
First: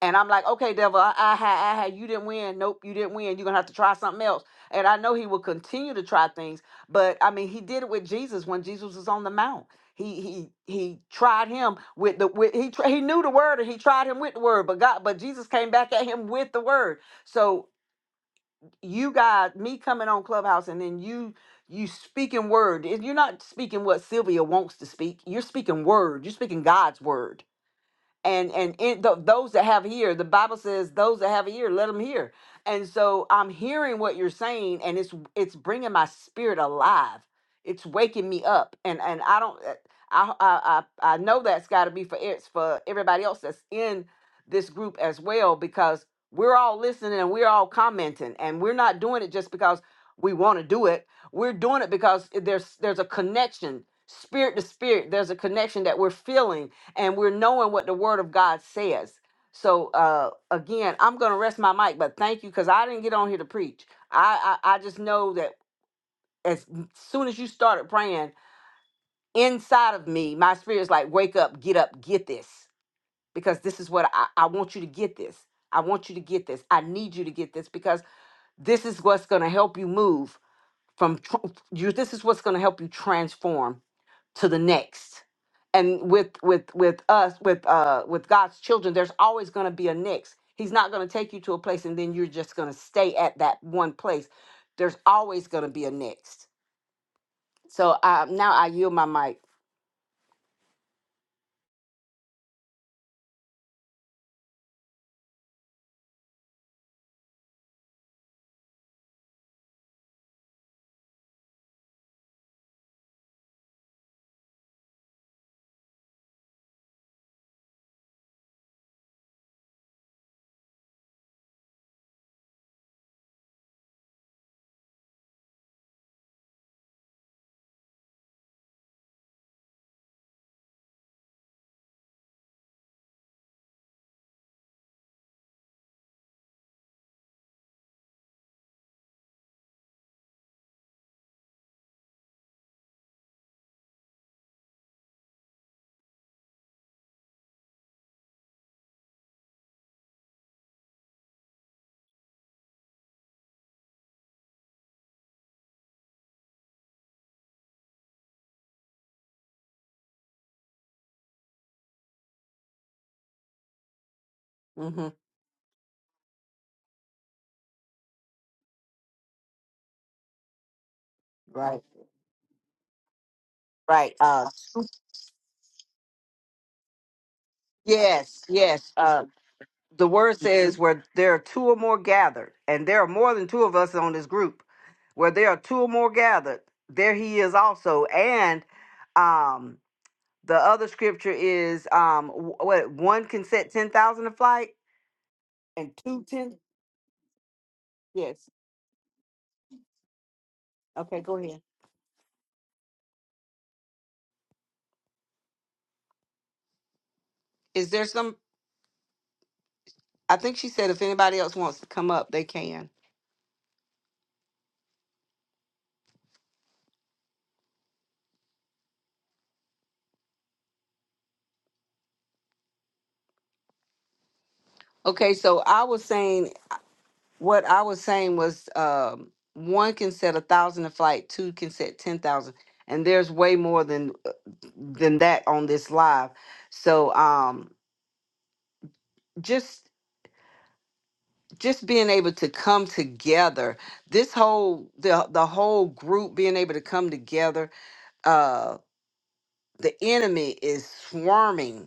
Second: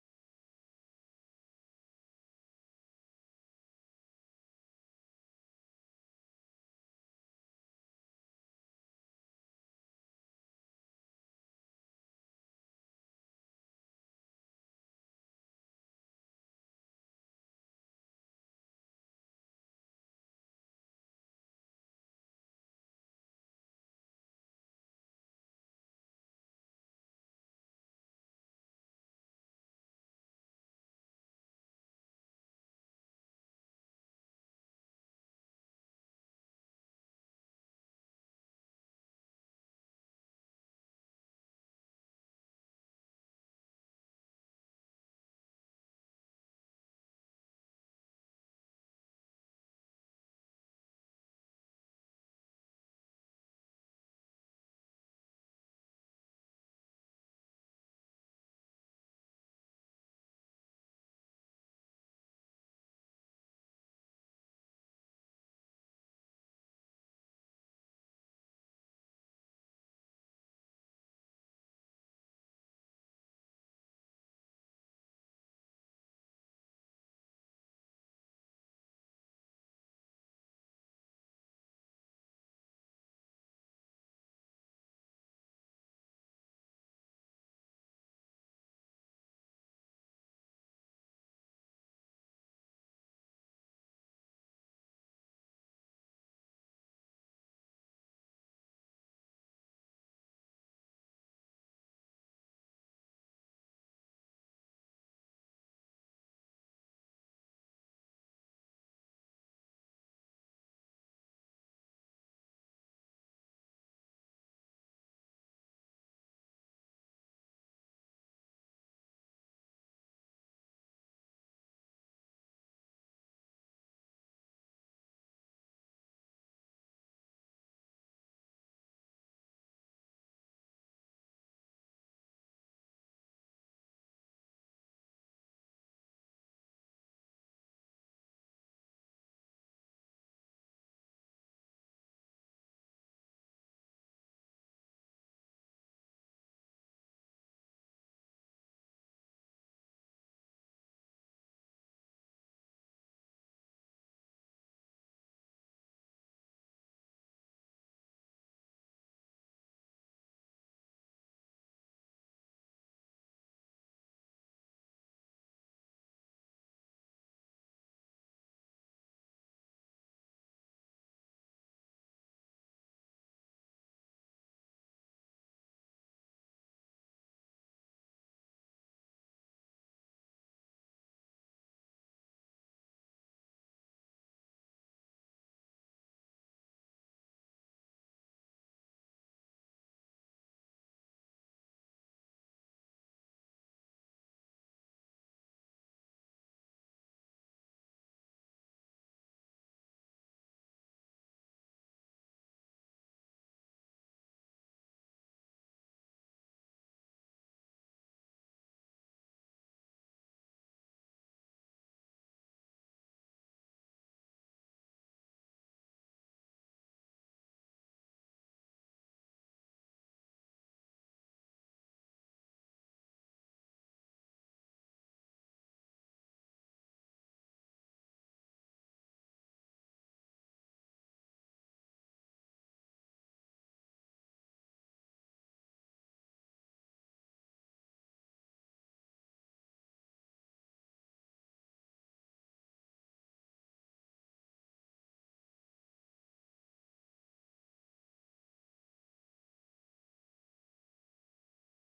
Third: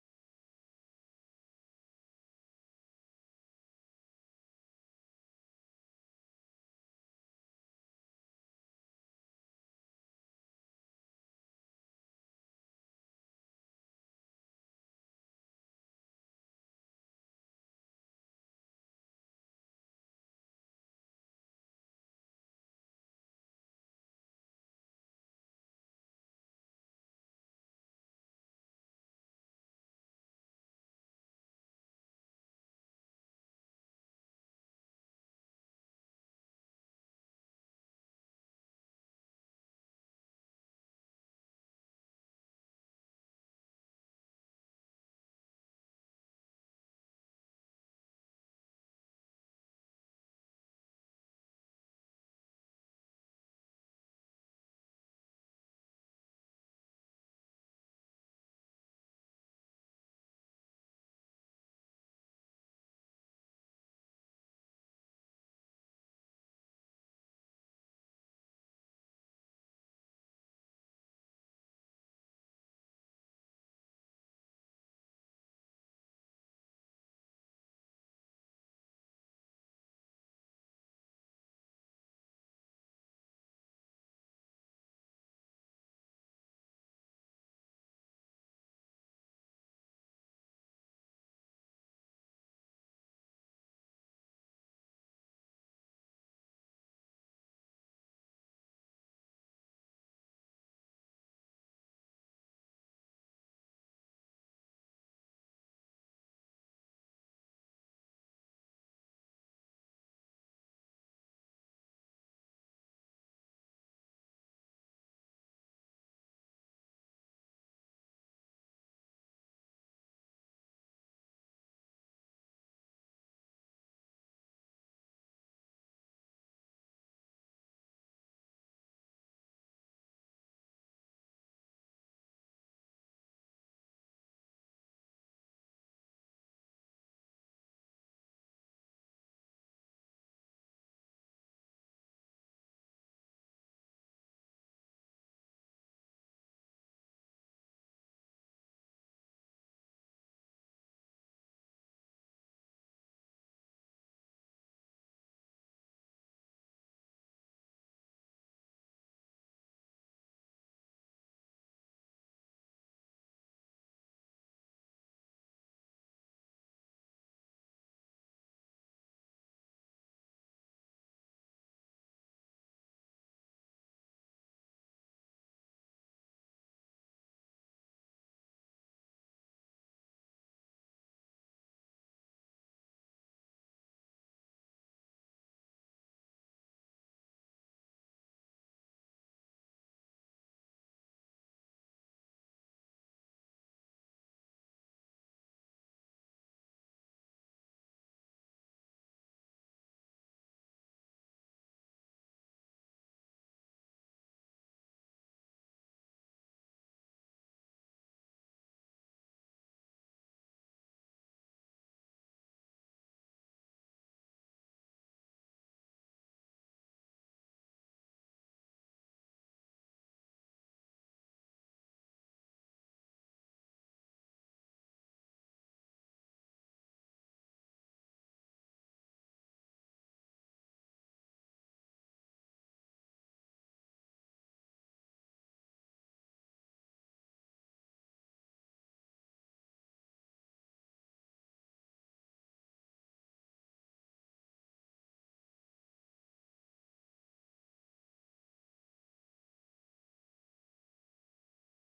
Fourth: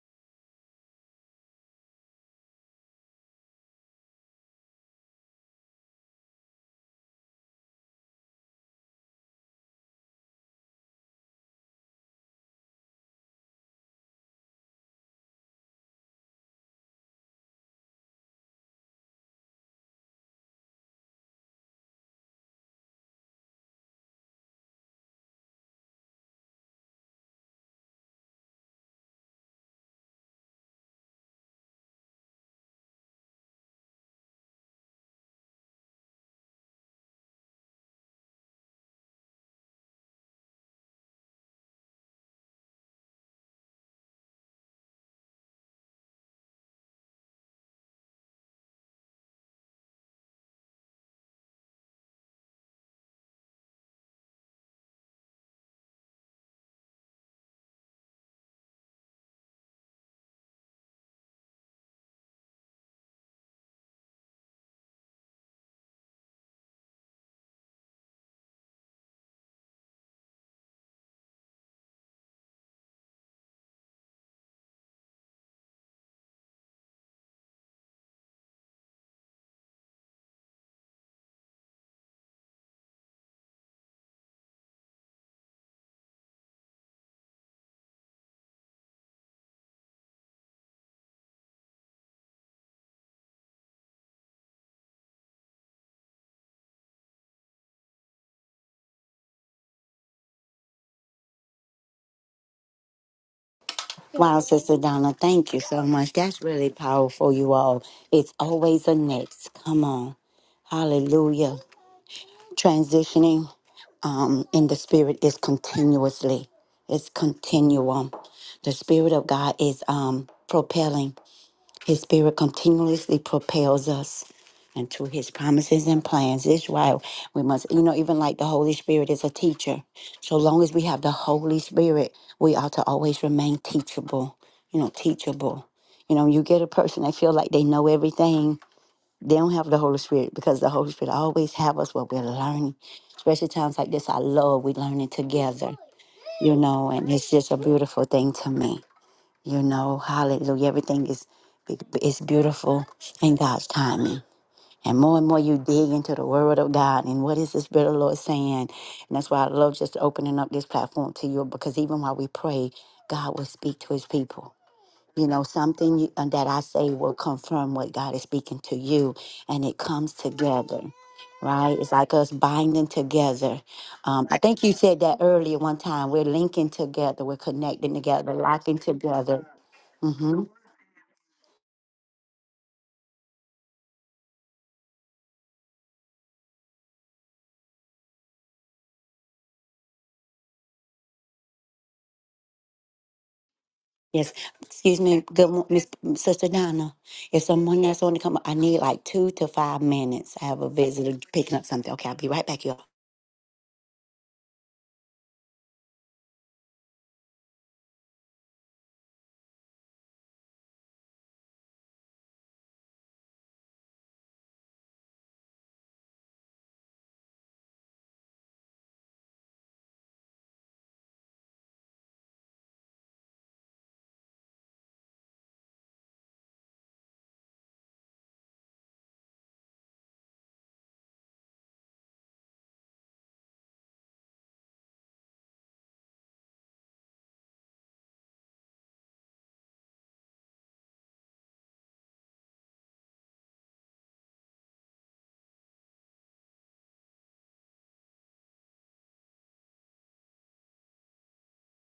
[SPEAKER 3] and I'm like, okay, devil, I, I had, I had, you didn't win. Nope, you didn't win. You're gonna have to try something else. And I know he will continue to try things, but I mean, he did it with Jesus when Jesus was on the mount. He he he tried him with the with he tr- he knew the word and he tried him with the word, but God, but Jesus came back at him with the word. So you guys, me coming on Clubhouse and then you you speaking word. If You're not speaking what Sylvia wants to speak. You're speaking word. You're speaking God's word and and in th- those that have ear the bible says those that have ear let them hear and so i'm hearing what you're saying and it's it's bringing my spirit alive it's waking me up and and i don't uh, i i i I know that's got to be for it's for everybody else that's in this group as well because we're all listening and we're all commenting and we're not doing it just because we want to do it we're doing it because there's there's a connection spirit to spirit there's a connection that we're feeling and we're knowing what the word of God says. So uh again, I'm gonna rest my mic, but thank you because I didn't get on here to preach. I, I I just know that as mm, soon as you started praying, inside of me, my spirit is like, wake up, get up, get this. Because this is what I, I want you to get this. I want you to get this. I need you to get this because this is what's gonna help you move from tr- you this is what's gonna help you transform to the next and with with with us with uh with god's children there's always going to be a next he's not going to take you to a place and then you're just going to stay at that one place there's always going to be a next so uh, now i yield my mic
[SPEAKER 1] Wow, Sister Donna, thank you so much. That's really powerful, you all. It's always a next. Come on. Hallelujah. Transitioning And the spirit is continuously, it's continuum. The spirit of God is um propelling. His spirit continuously propels us into his promises and plans. This is why we must, you know, even like the Holy Spirit is a teacher. So long as we have the Holy Spirit, we ought to always remain teachable, you know, teachable. You know, you get a person that feel like they know everything. They don't have the Holy Spirit because the Holy Spirit always have us what we're learning. Especially times like this, I love we learning together you know, and it's just a beautiful thing to me. You know, hallelujah. Everything is is beautiful in God's timing. And more and more you dig into the word of God and what is the Spirit of the Lord saying. And that's why I love just opening up this platform to you because even while we pray, God will speak to his people.
[SPEAKER 3] hmm
[SPEAKER 1] You know, something you, uh, that I say will confirm what God is speaking to you, and it comes together, right?
[SPEAKER 3] right
[SPEAKER 1] It's like us binding together.
[SPEAKER 3] right
[SPEAKER 1] Um, I
[SPEAKER 3] uh
[SPEAKER 1] think you said that earlier one time. We're linking together, we're connecting together,
[SPEAKER 3] yes
[SPEAKER 1] locking
[SPEAKER 3] yes uh
[SPEAKER 1] together.
[SPEAKER 3] the word
[SPEAKER 1] Mm-hmm.
[SPEAKER 3] says where there are two or more gathered and there are more than two of us on this group where there are two or more gathered there he is also and um The other scripture is um w- what one can set ten thousand to flight and two ten.
[SPEAKER 1] No, it's
[SPEAKER 3] Yes. Okay, go ahead. Is there some? I think she said if anybody else wants to come up, they can. Okay, so I was saying what I was saying was um one can set a thousand to flight, two can set ten thousand, and there's way more than than that on this live. So um just just being able to come together this whole the the whole group being able to come together uh the enemy is swarming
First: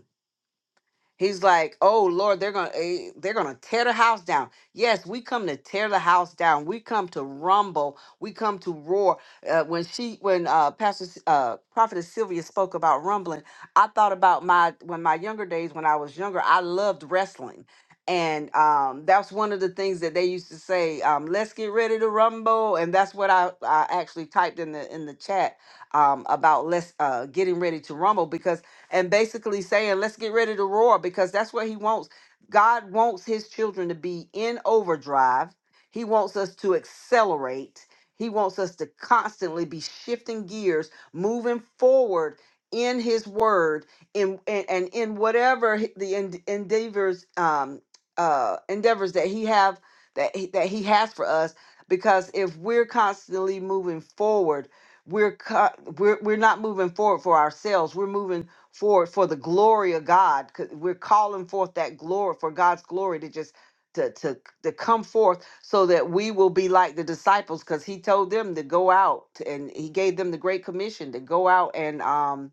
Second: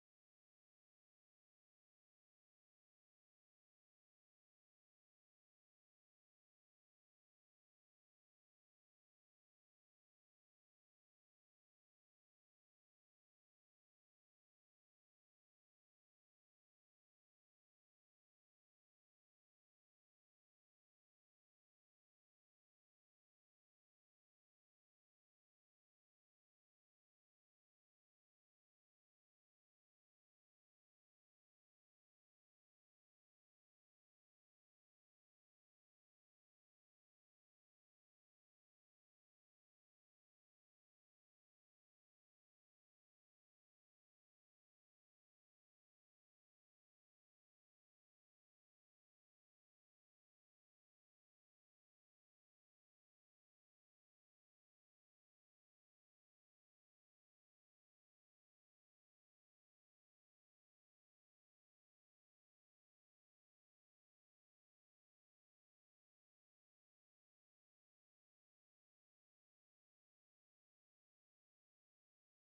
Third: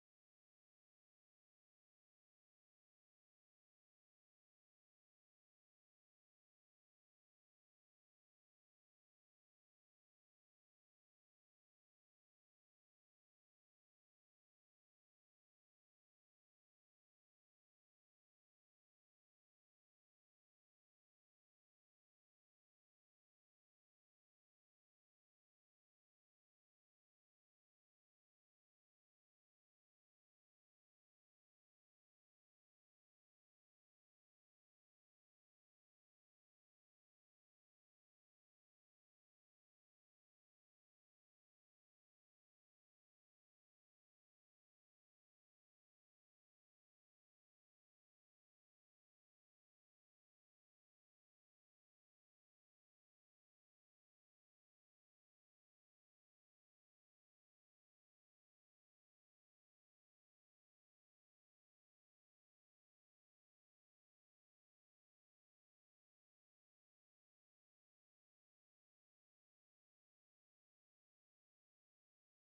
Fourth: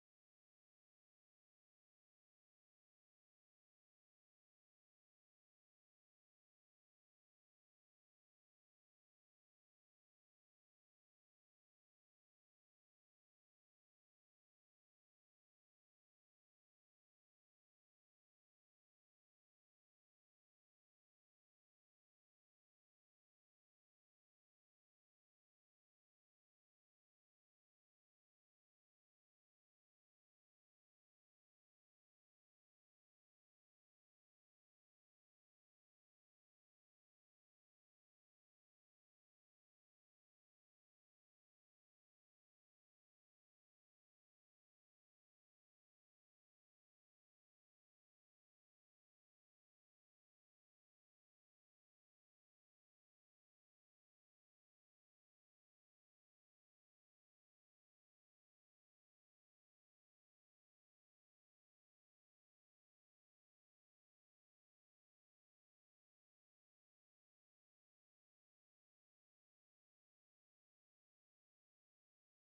[SPEAKER 3] He's like, "Oh Lord, they're gonna eh, they're gonna tear the house down." Yes, we come to tear the house down. We come to rumble. We come to roar. Uh, when she, when uh, Pastor S- uh, Prophetess Sylvia spoke about rumbling, I thought about my when my younger days when I was younger. I loved wrestling, and um, that's one of the things that they used to say. Um, Let's get ready to rumble, and that's what I, I actually typed in the in the chat um, about let's uh, getting ready to rumble because and basically saying, let's get ready to roar because that's what he wants. God wants his children to be in overdrive. He wants us to accelerate. He wants us to constantly be shifting gears, moving forward in his word in and, and in whatever he- the en- endeavors um uh endeavors that he have that he, that he has for us because if we're constantly moving forward we're, co- we're we're not moving forward for ourselves we're moving for for the glory of God. 'cause We're calling forth that glory for God's glory to just to to to come forth so that we will be like the disciples because he told them to go out and he gave them the great commission to go out and um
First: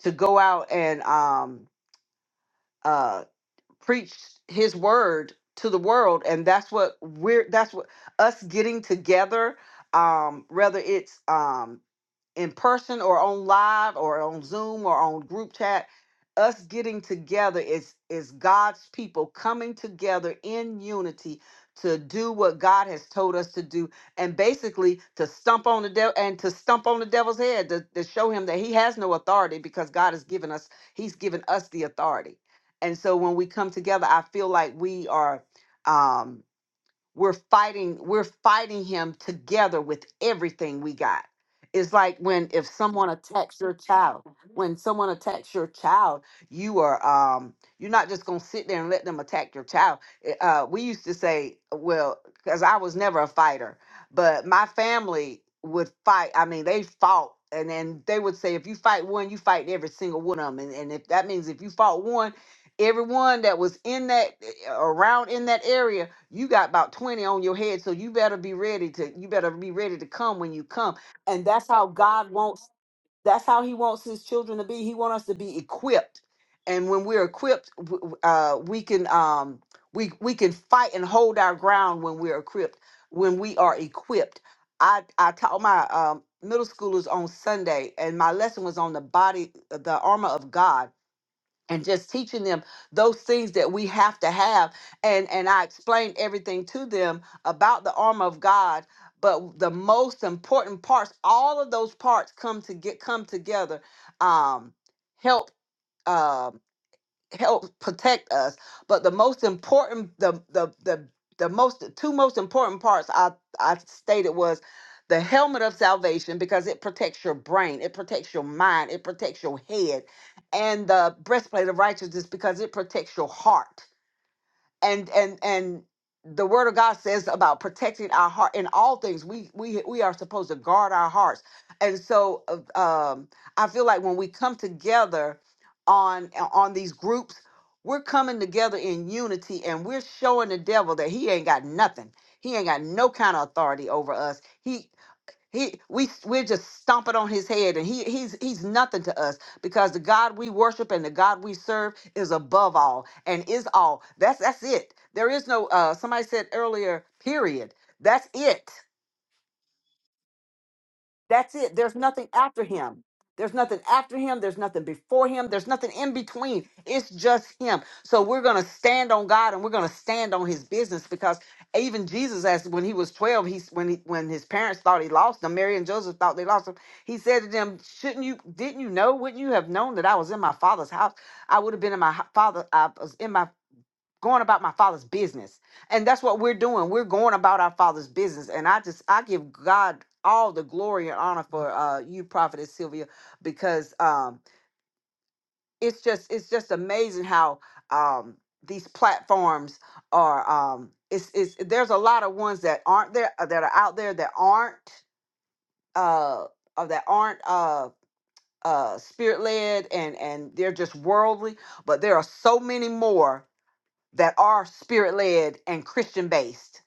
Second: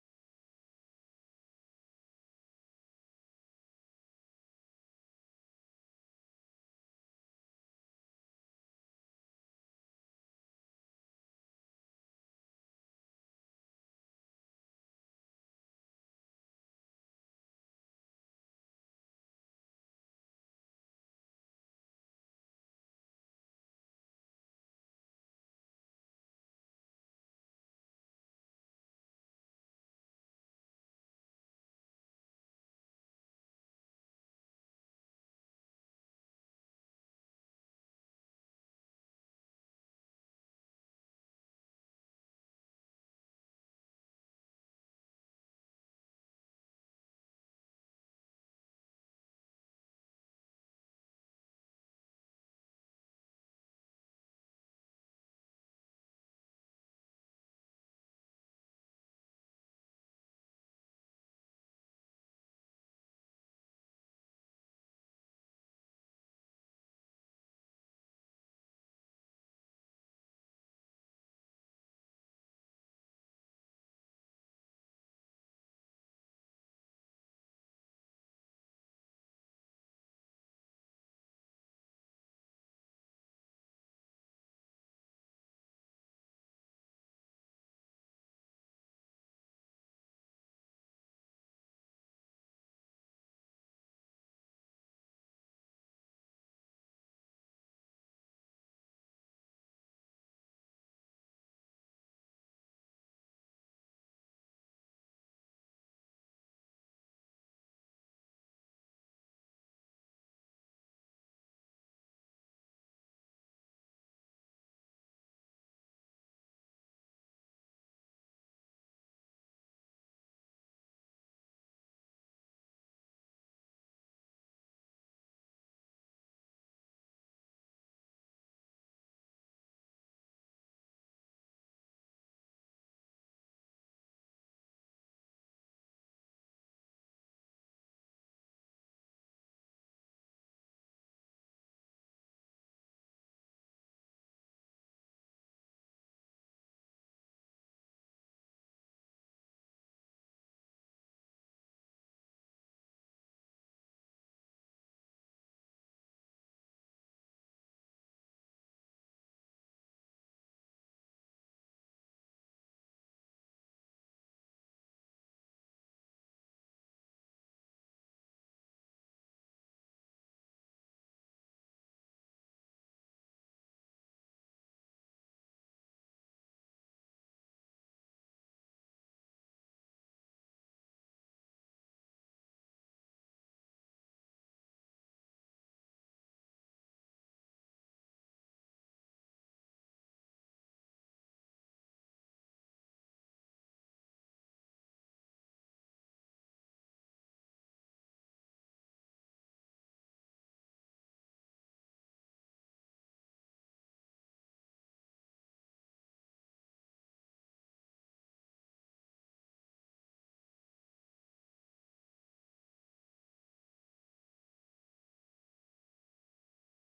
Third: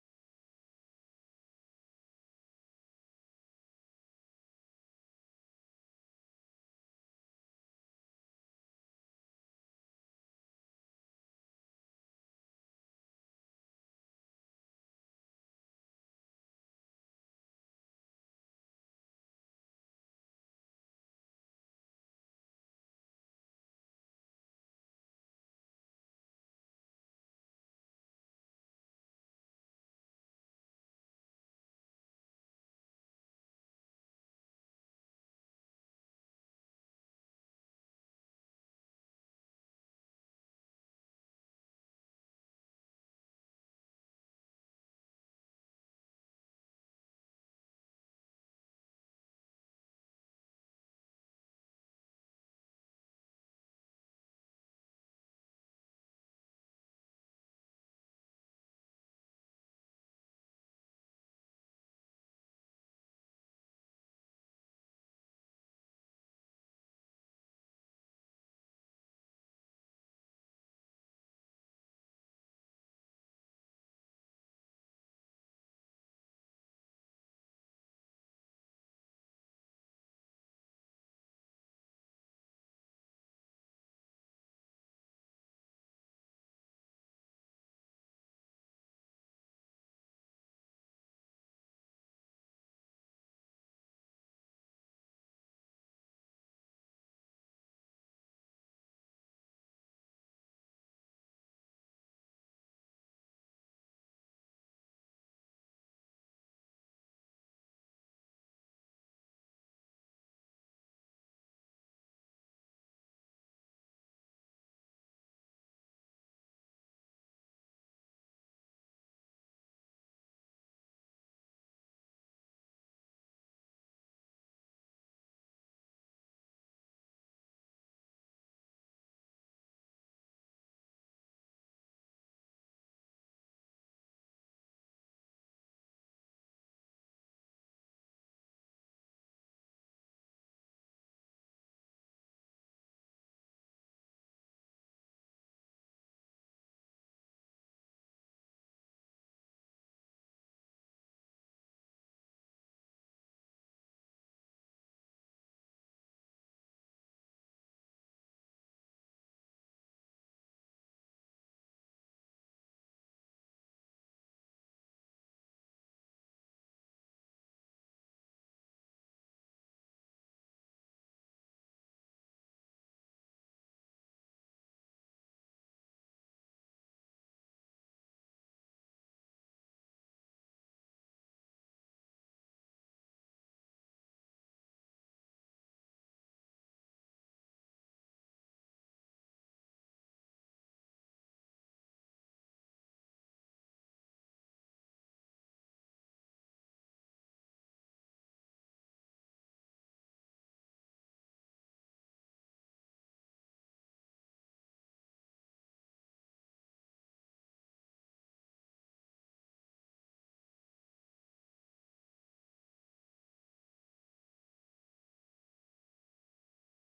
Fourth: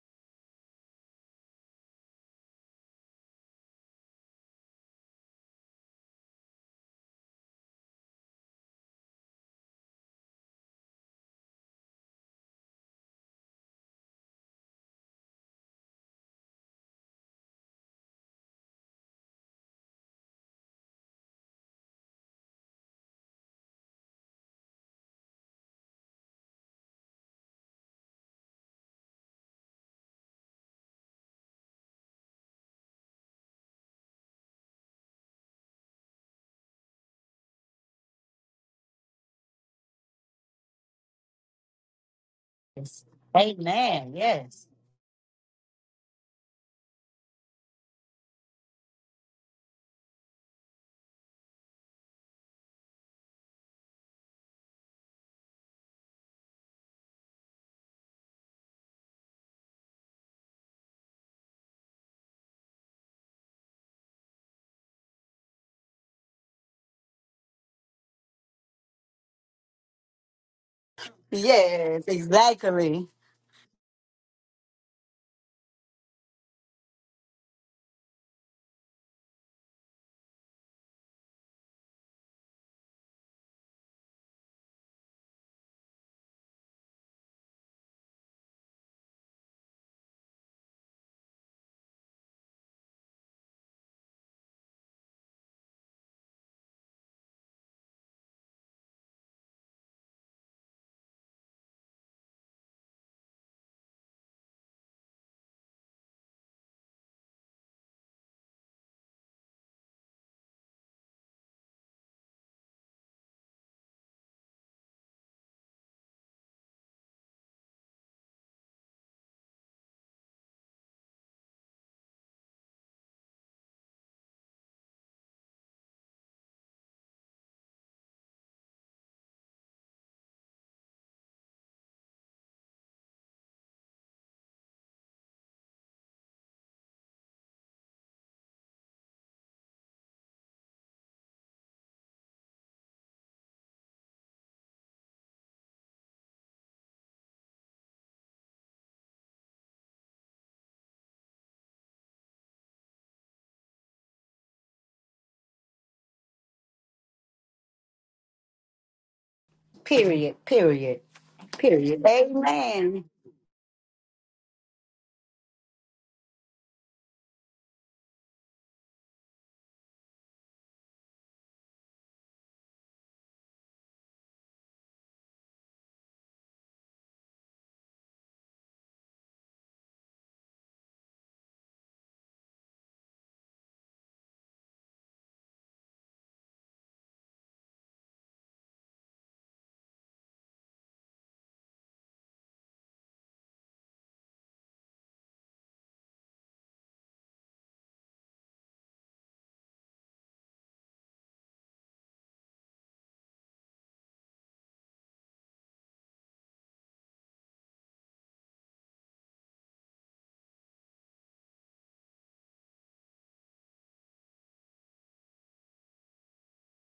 [SPEAKER 3] to go out and um uh preach his word to the world and that's what we're that's what us getting together um whether it's um in person or on live or on Zoom or on group chat, us getting together is is God's people coming together in unity to do what God has told us to do and basically to stump on the devil and to stump on the devil's head to, to show him that he has no authority because God has given us he's given us the authority. And so when we come together, I feel like we are um we're fighting we're fighting him together with everything we got it's like when if
[SPEAKER 1] a,
[SPEAKER 3] someone attacks your
[SPEAKER 1] amen.
[SPEAKER 3] child
[SPEAKER 1] Yes,
[SPEAKER 3] when someone attacks your child you are um you're not just gonna sit there and let them attack your child Eh, uh we used to say well because i was never a fighter but my family would fight i mean they fought and then they would say if you fight one you fight every single one of them and, and if that means if you fought one everyone that was in that eh, around in that area you got about 20 on your head so you better be ready to you better be ready to come when you come and that's how
[SPEAKER 1] yes,
[SPEAKER 3] god wants
[SPEAKER 1] exactly.
[SPEAKER 3] that's how he wants his children to be he wants us to be equipped and when we're equipped w- w- uh, we can um we we can fight and hold our ground when we're equipped when we are equipped i i taught my um middle schoolers on sunday and my lesson was on the body the armor of god and just teaching them those things that we have to have and and i explained everything to them about the armor of god but the most important parts all of those parts come to get come together um help um help protect us. But the most important, the the the the most two most important parts I I stated was the helmet of salvation because it protects your brain, it protects your mind, it protects your head, and the breastplate of righteousness because it protects your heart and and and the word of god says about protecting our heart in all things we we we are supposed to guard our hearts and so uh, um i feel like when we come together on on these groups we're coming together in unity and we're showing the devil that he ain't got nothing he ain't got no kind of authority over us He. He we we're just stomping on his head and he he's he's nothing to us because the God we worship and the God we serve is above all and is all. That's that's it. There is no uh somebody said earlier, period. That's it.
[SPEAKER 1] Period, period,
[SPEAKER 3] That's it. There's
[SPEAKER 1] period.
[SPEAKER 3] nothing after
[SPEAKER 1] Amen.
[SPEAKER 3] him. There's nothing after him. There's nothing before him. There's nothing in between. It's just him. So we're going to stand on God and we're going to stand on his business because even Jesus asked when he was 12, he, when, he, when his parents thought he lost him, Mary and Joseph thought they lost him. He said to them, shouldn't you, didn't you know, wouldn't you have known that I was in my father's house? I would have been in my ho- father. I was in my going about my father's business. And that's what we're doing. We're going about our father's business. And I just I give God all the glory and honor for uh you, Prophetess Sylvia, because um it's just it's just amazing how um these platforms are um it's it's there's a lot of ones that aren't there uh, that are out there that aren't uh or that aren't uh uh spirit led and and they're just worldly but there are so many more that are spirit led and Christian based.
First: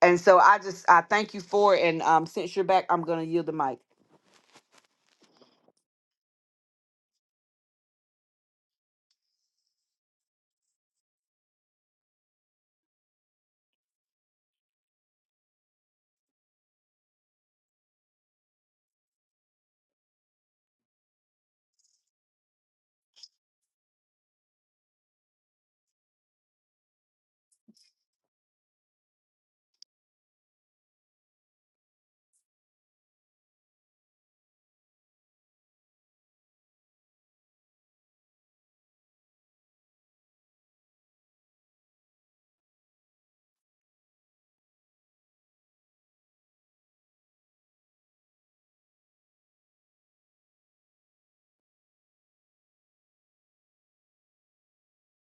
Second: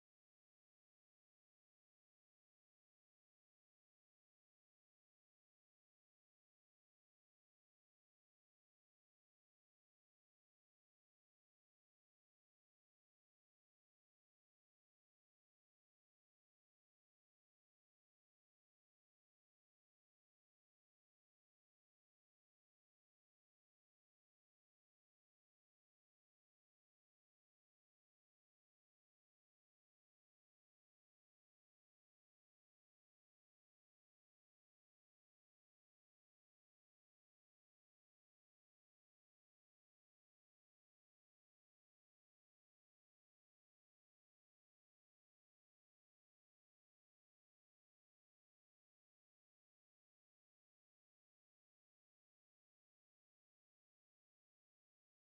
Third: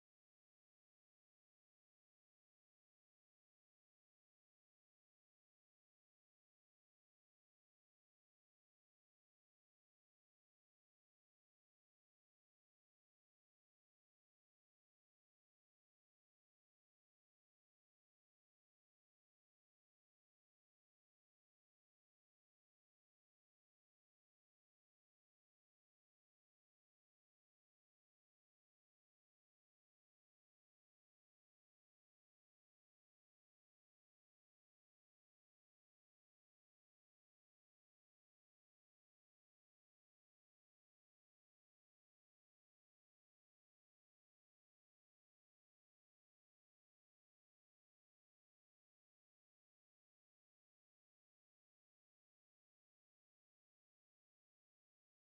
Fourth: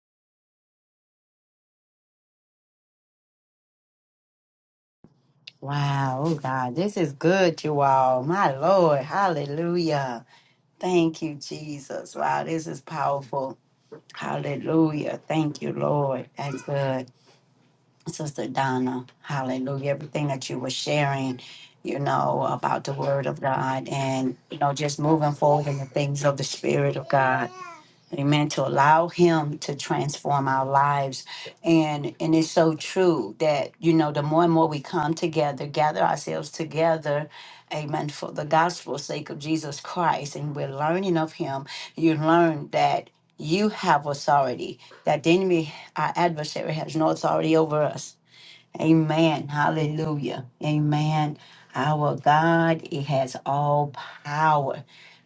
[SPEAKER 3] And so I just I thank you for it. And um, since you're back, I'm gonna yield the mic.
[SPEAKER 1] Wow, oh God, this is good, you all. My Lord, hallelujah. Thank you, Jesus. Wow, this is powerful. Hallelujah. Thank you, Lord. That's good. Sister Donna, hallelujah. Everything that you were sharing, you know, about the word of God and, you know, just moving forward in the things of the Spirit of God. Amen. To allow him to transform our lives. And and it's so true that, you know, the more and more we come together, gather ourselves together, amen, for the gospel's sake of Jesus Christ, and we're learning of him, you learn that you have authority, that the enemy, our adversary, has no authority over us. Amen. Hallelujah. Amen. Our God, it has all power.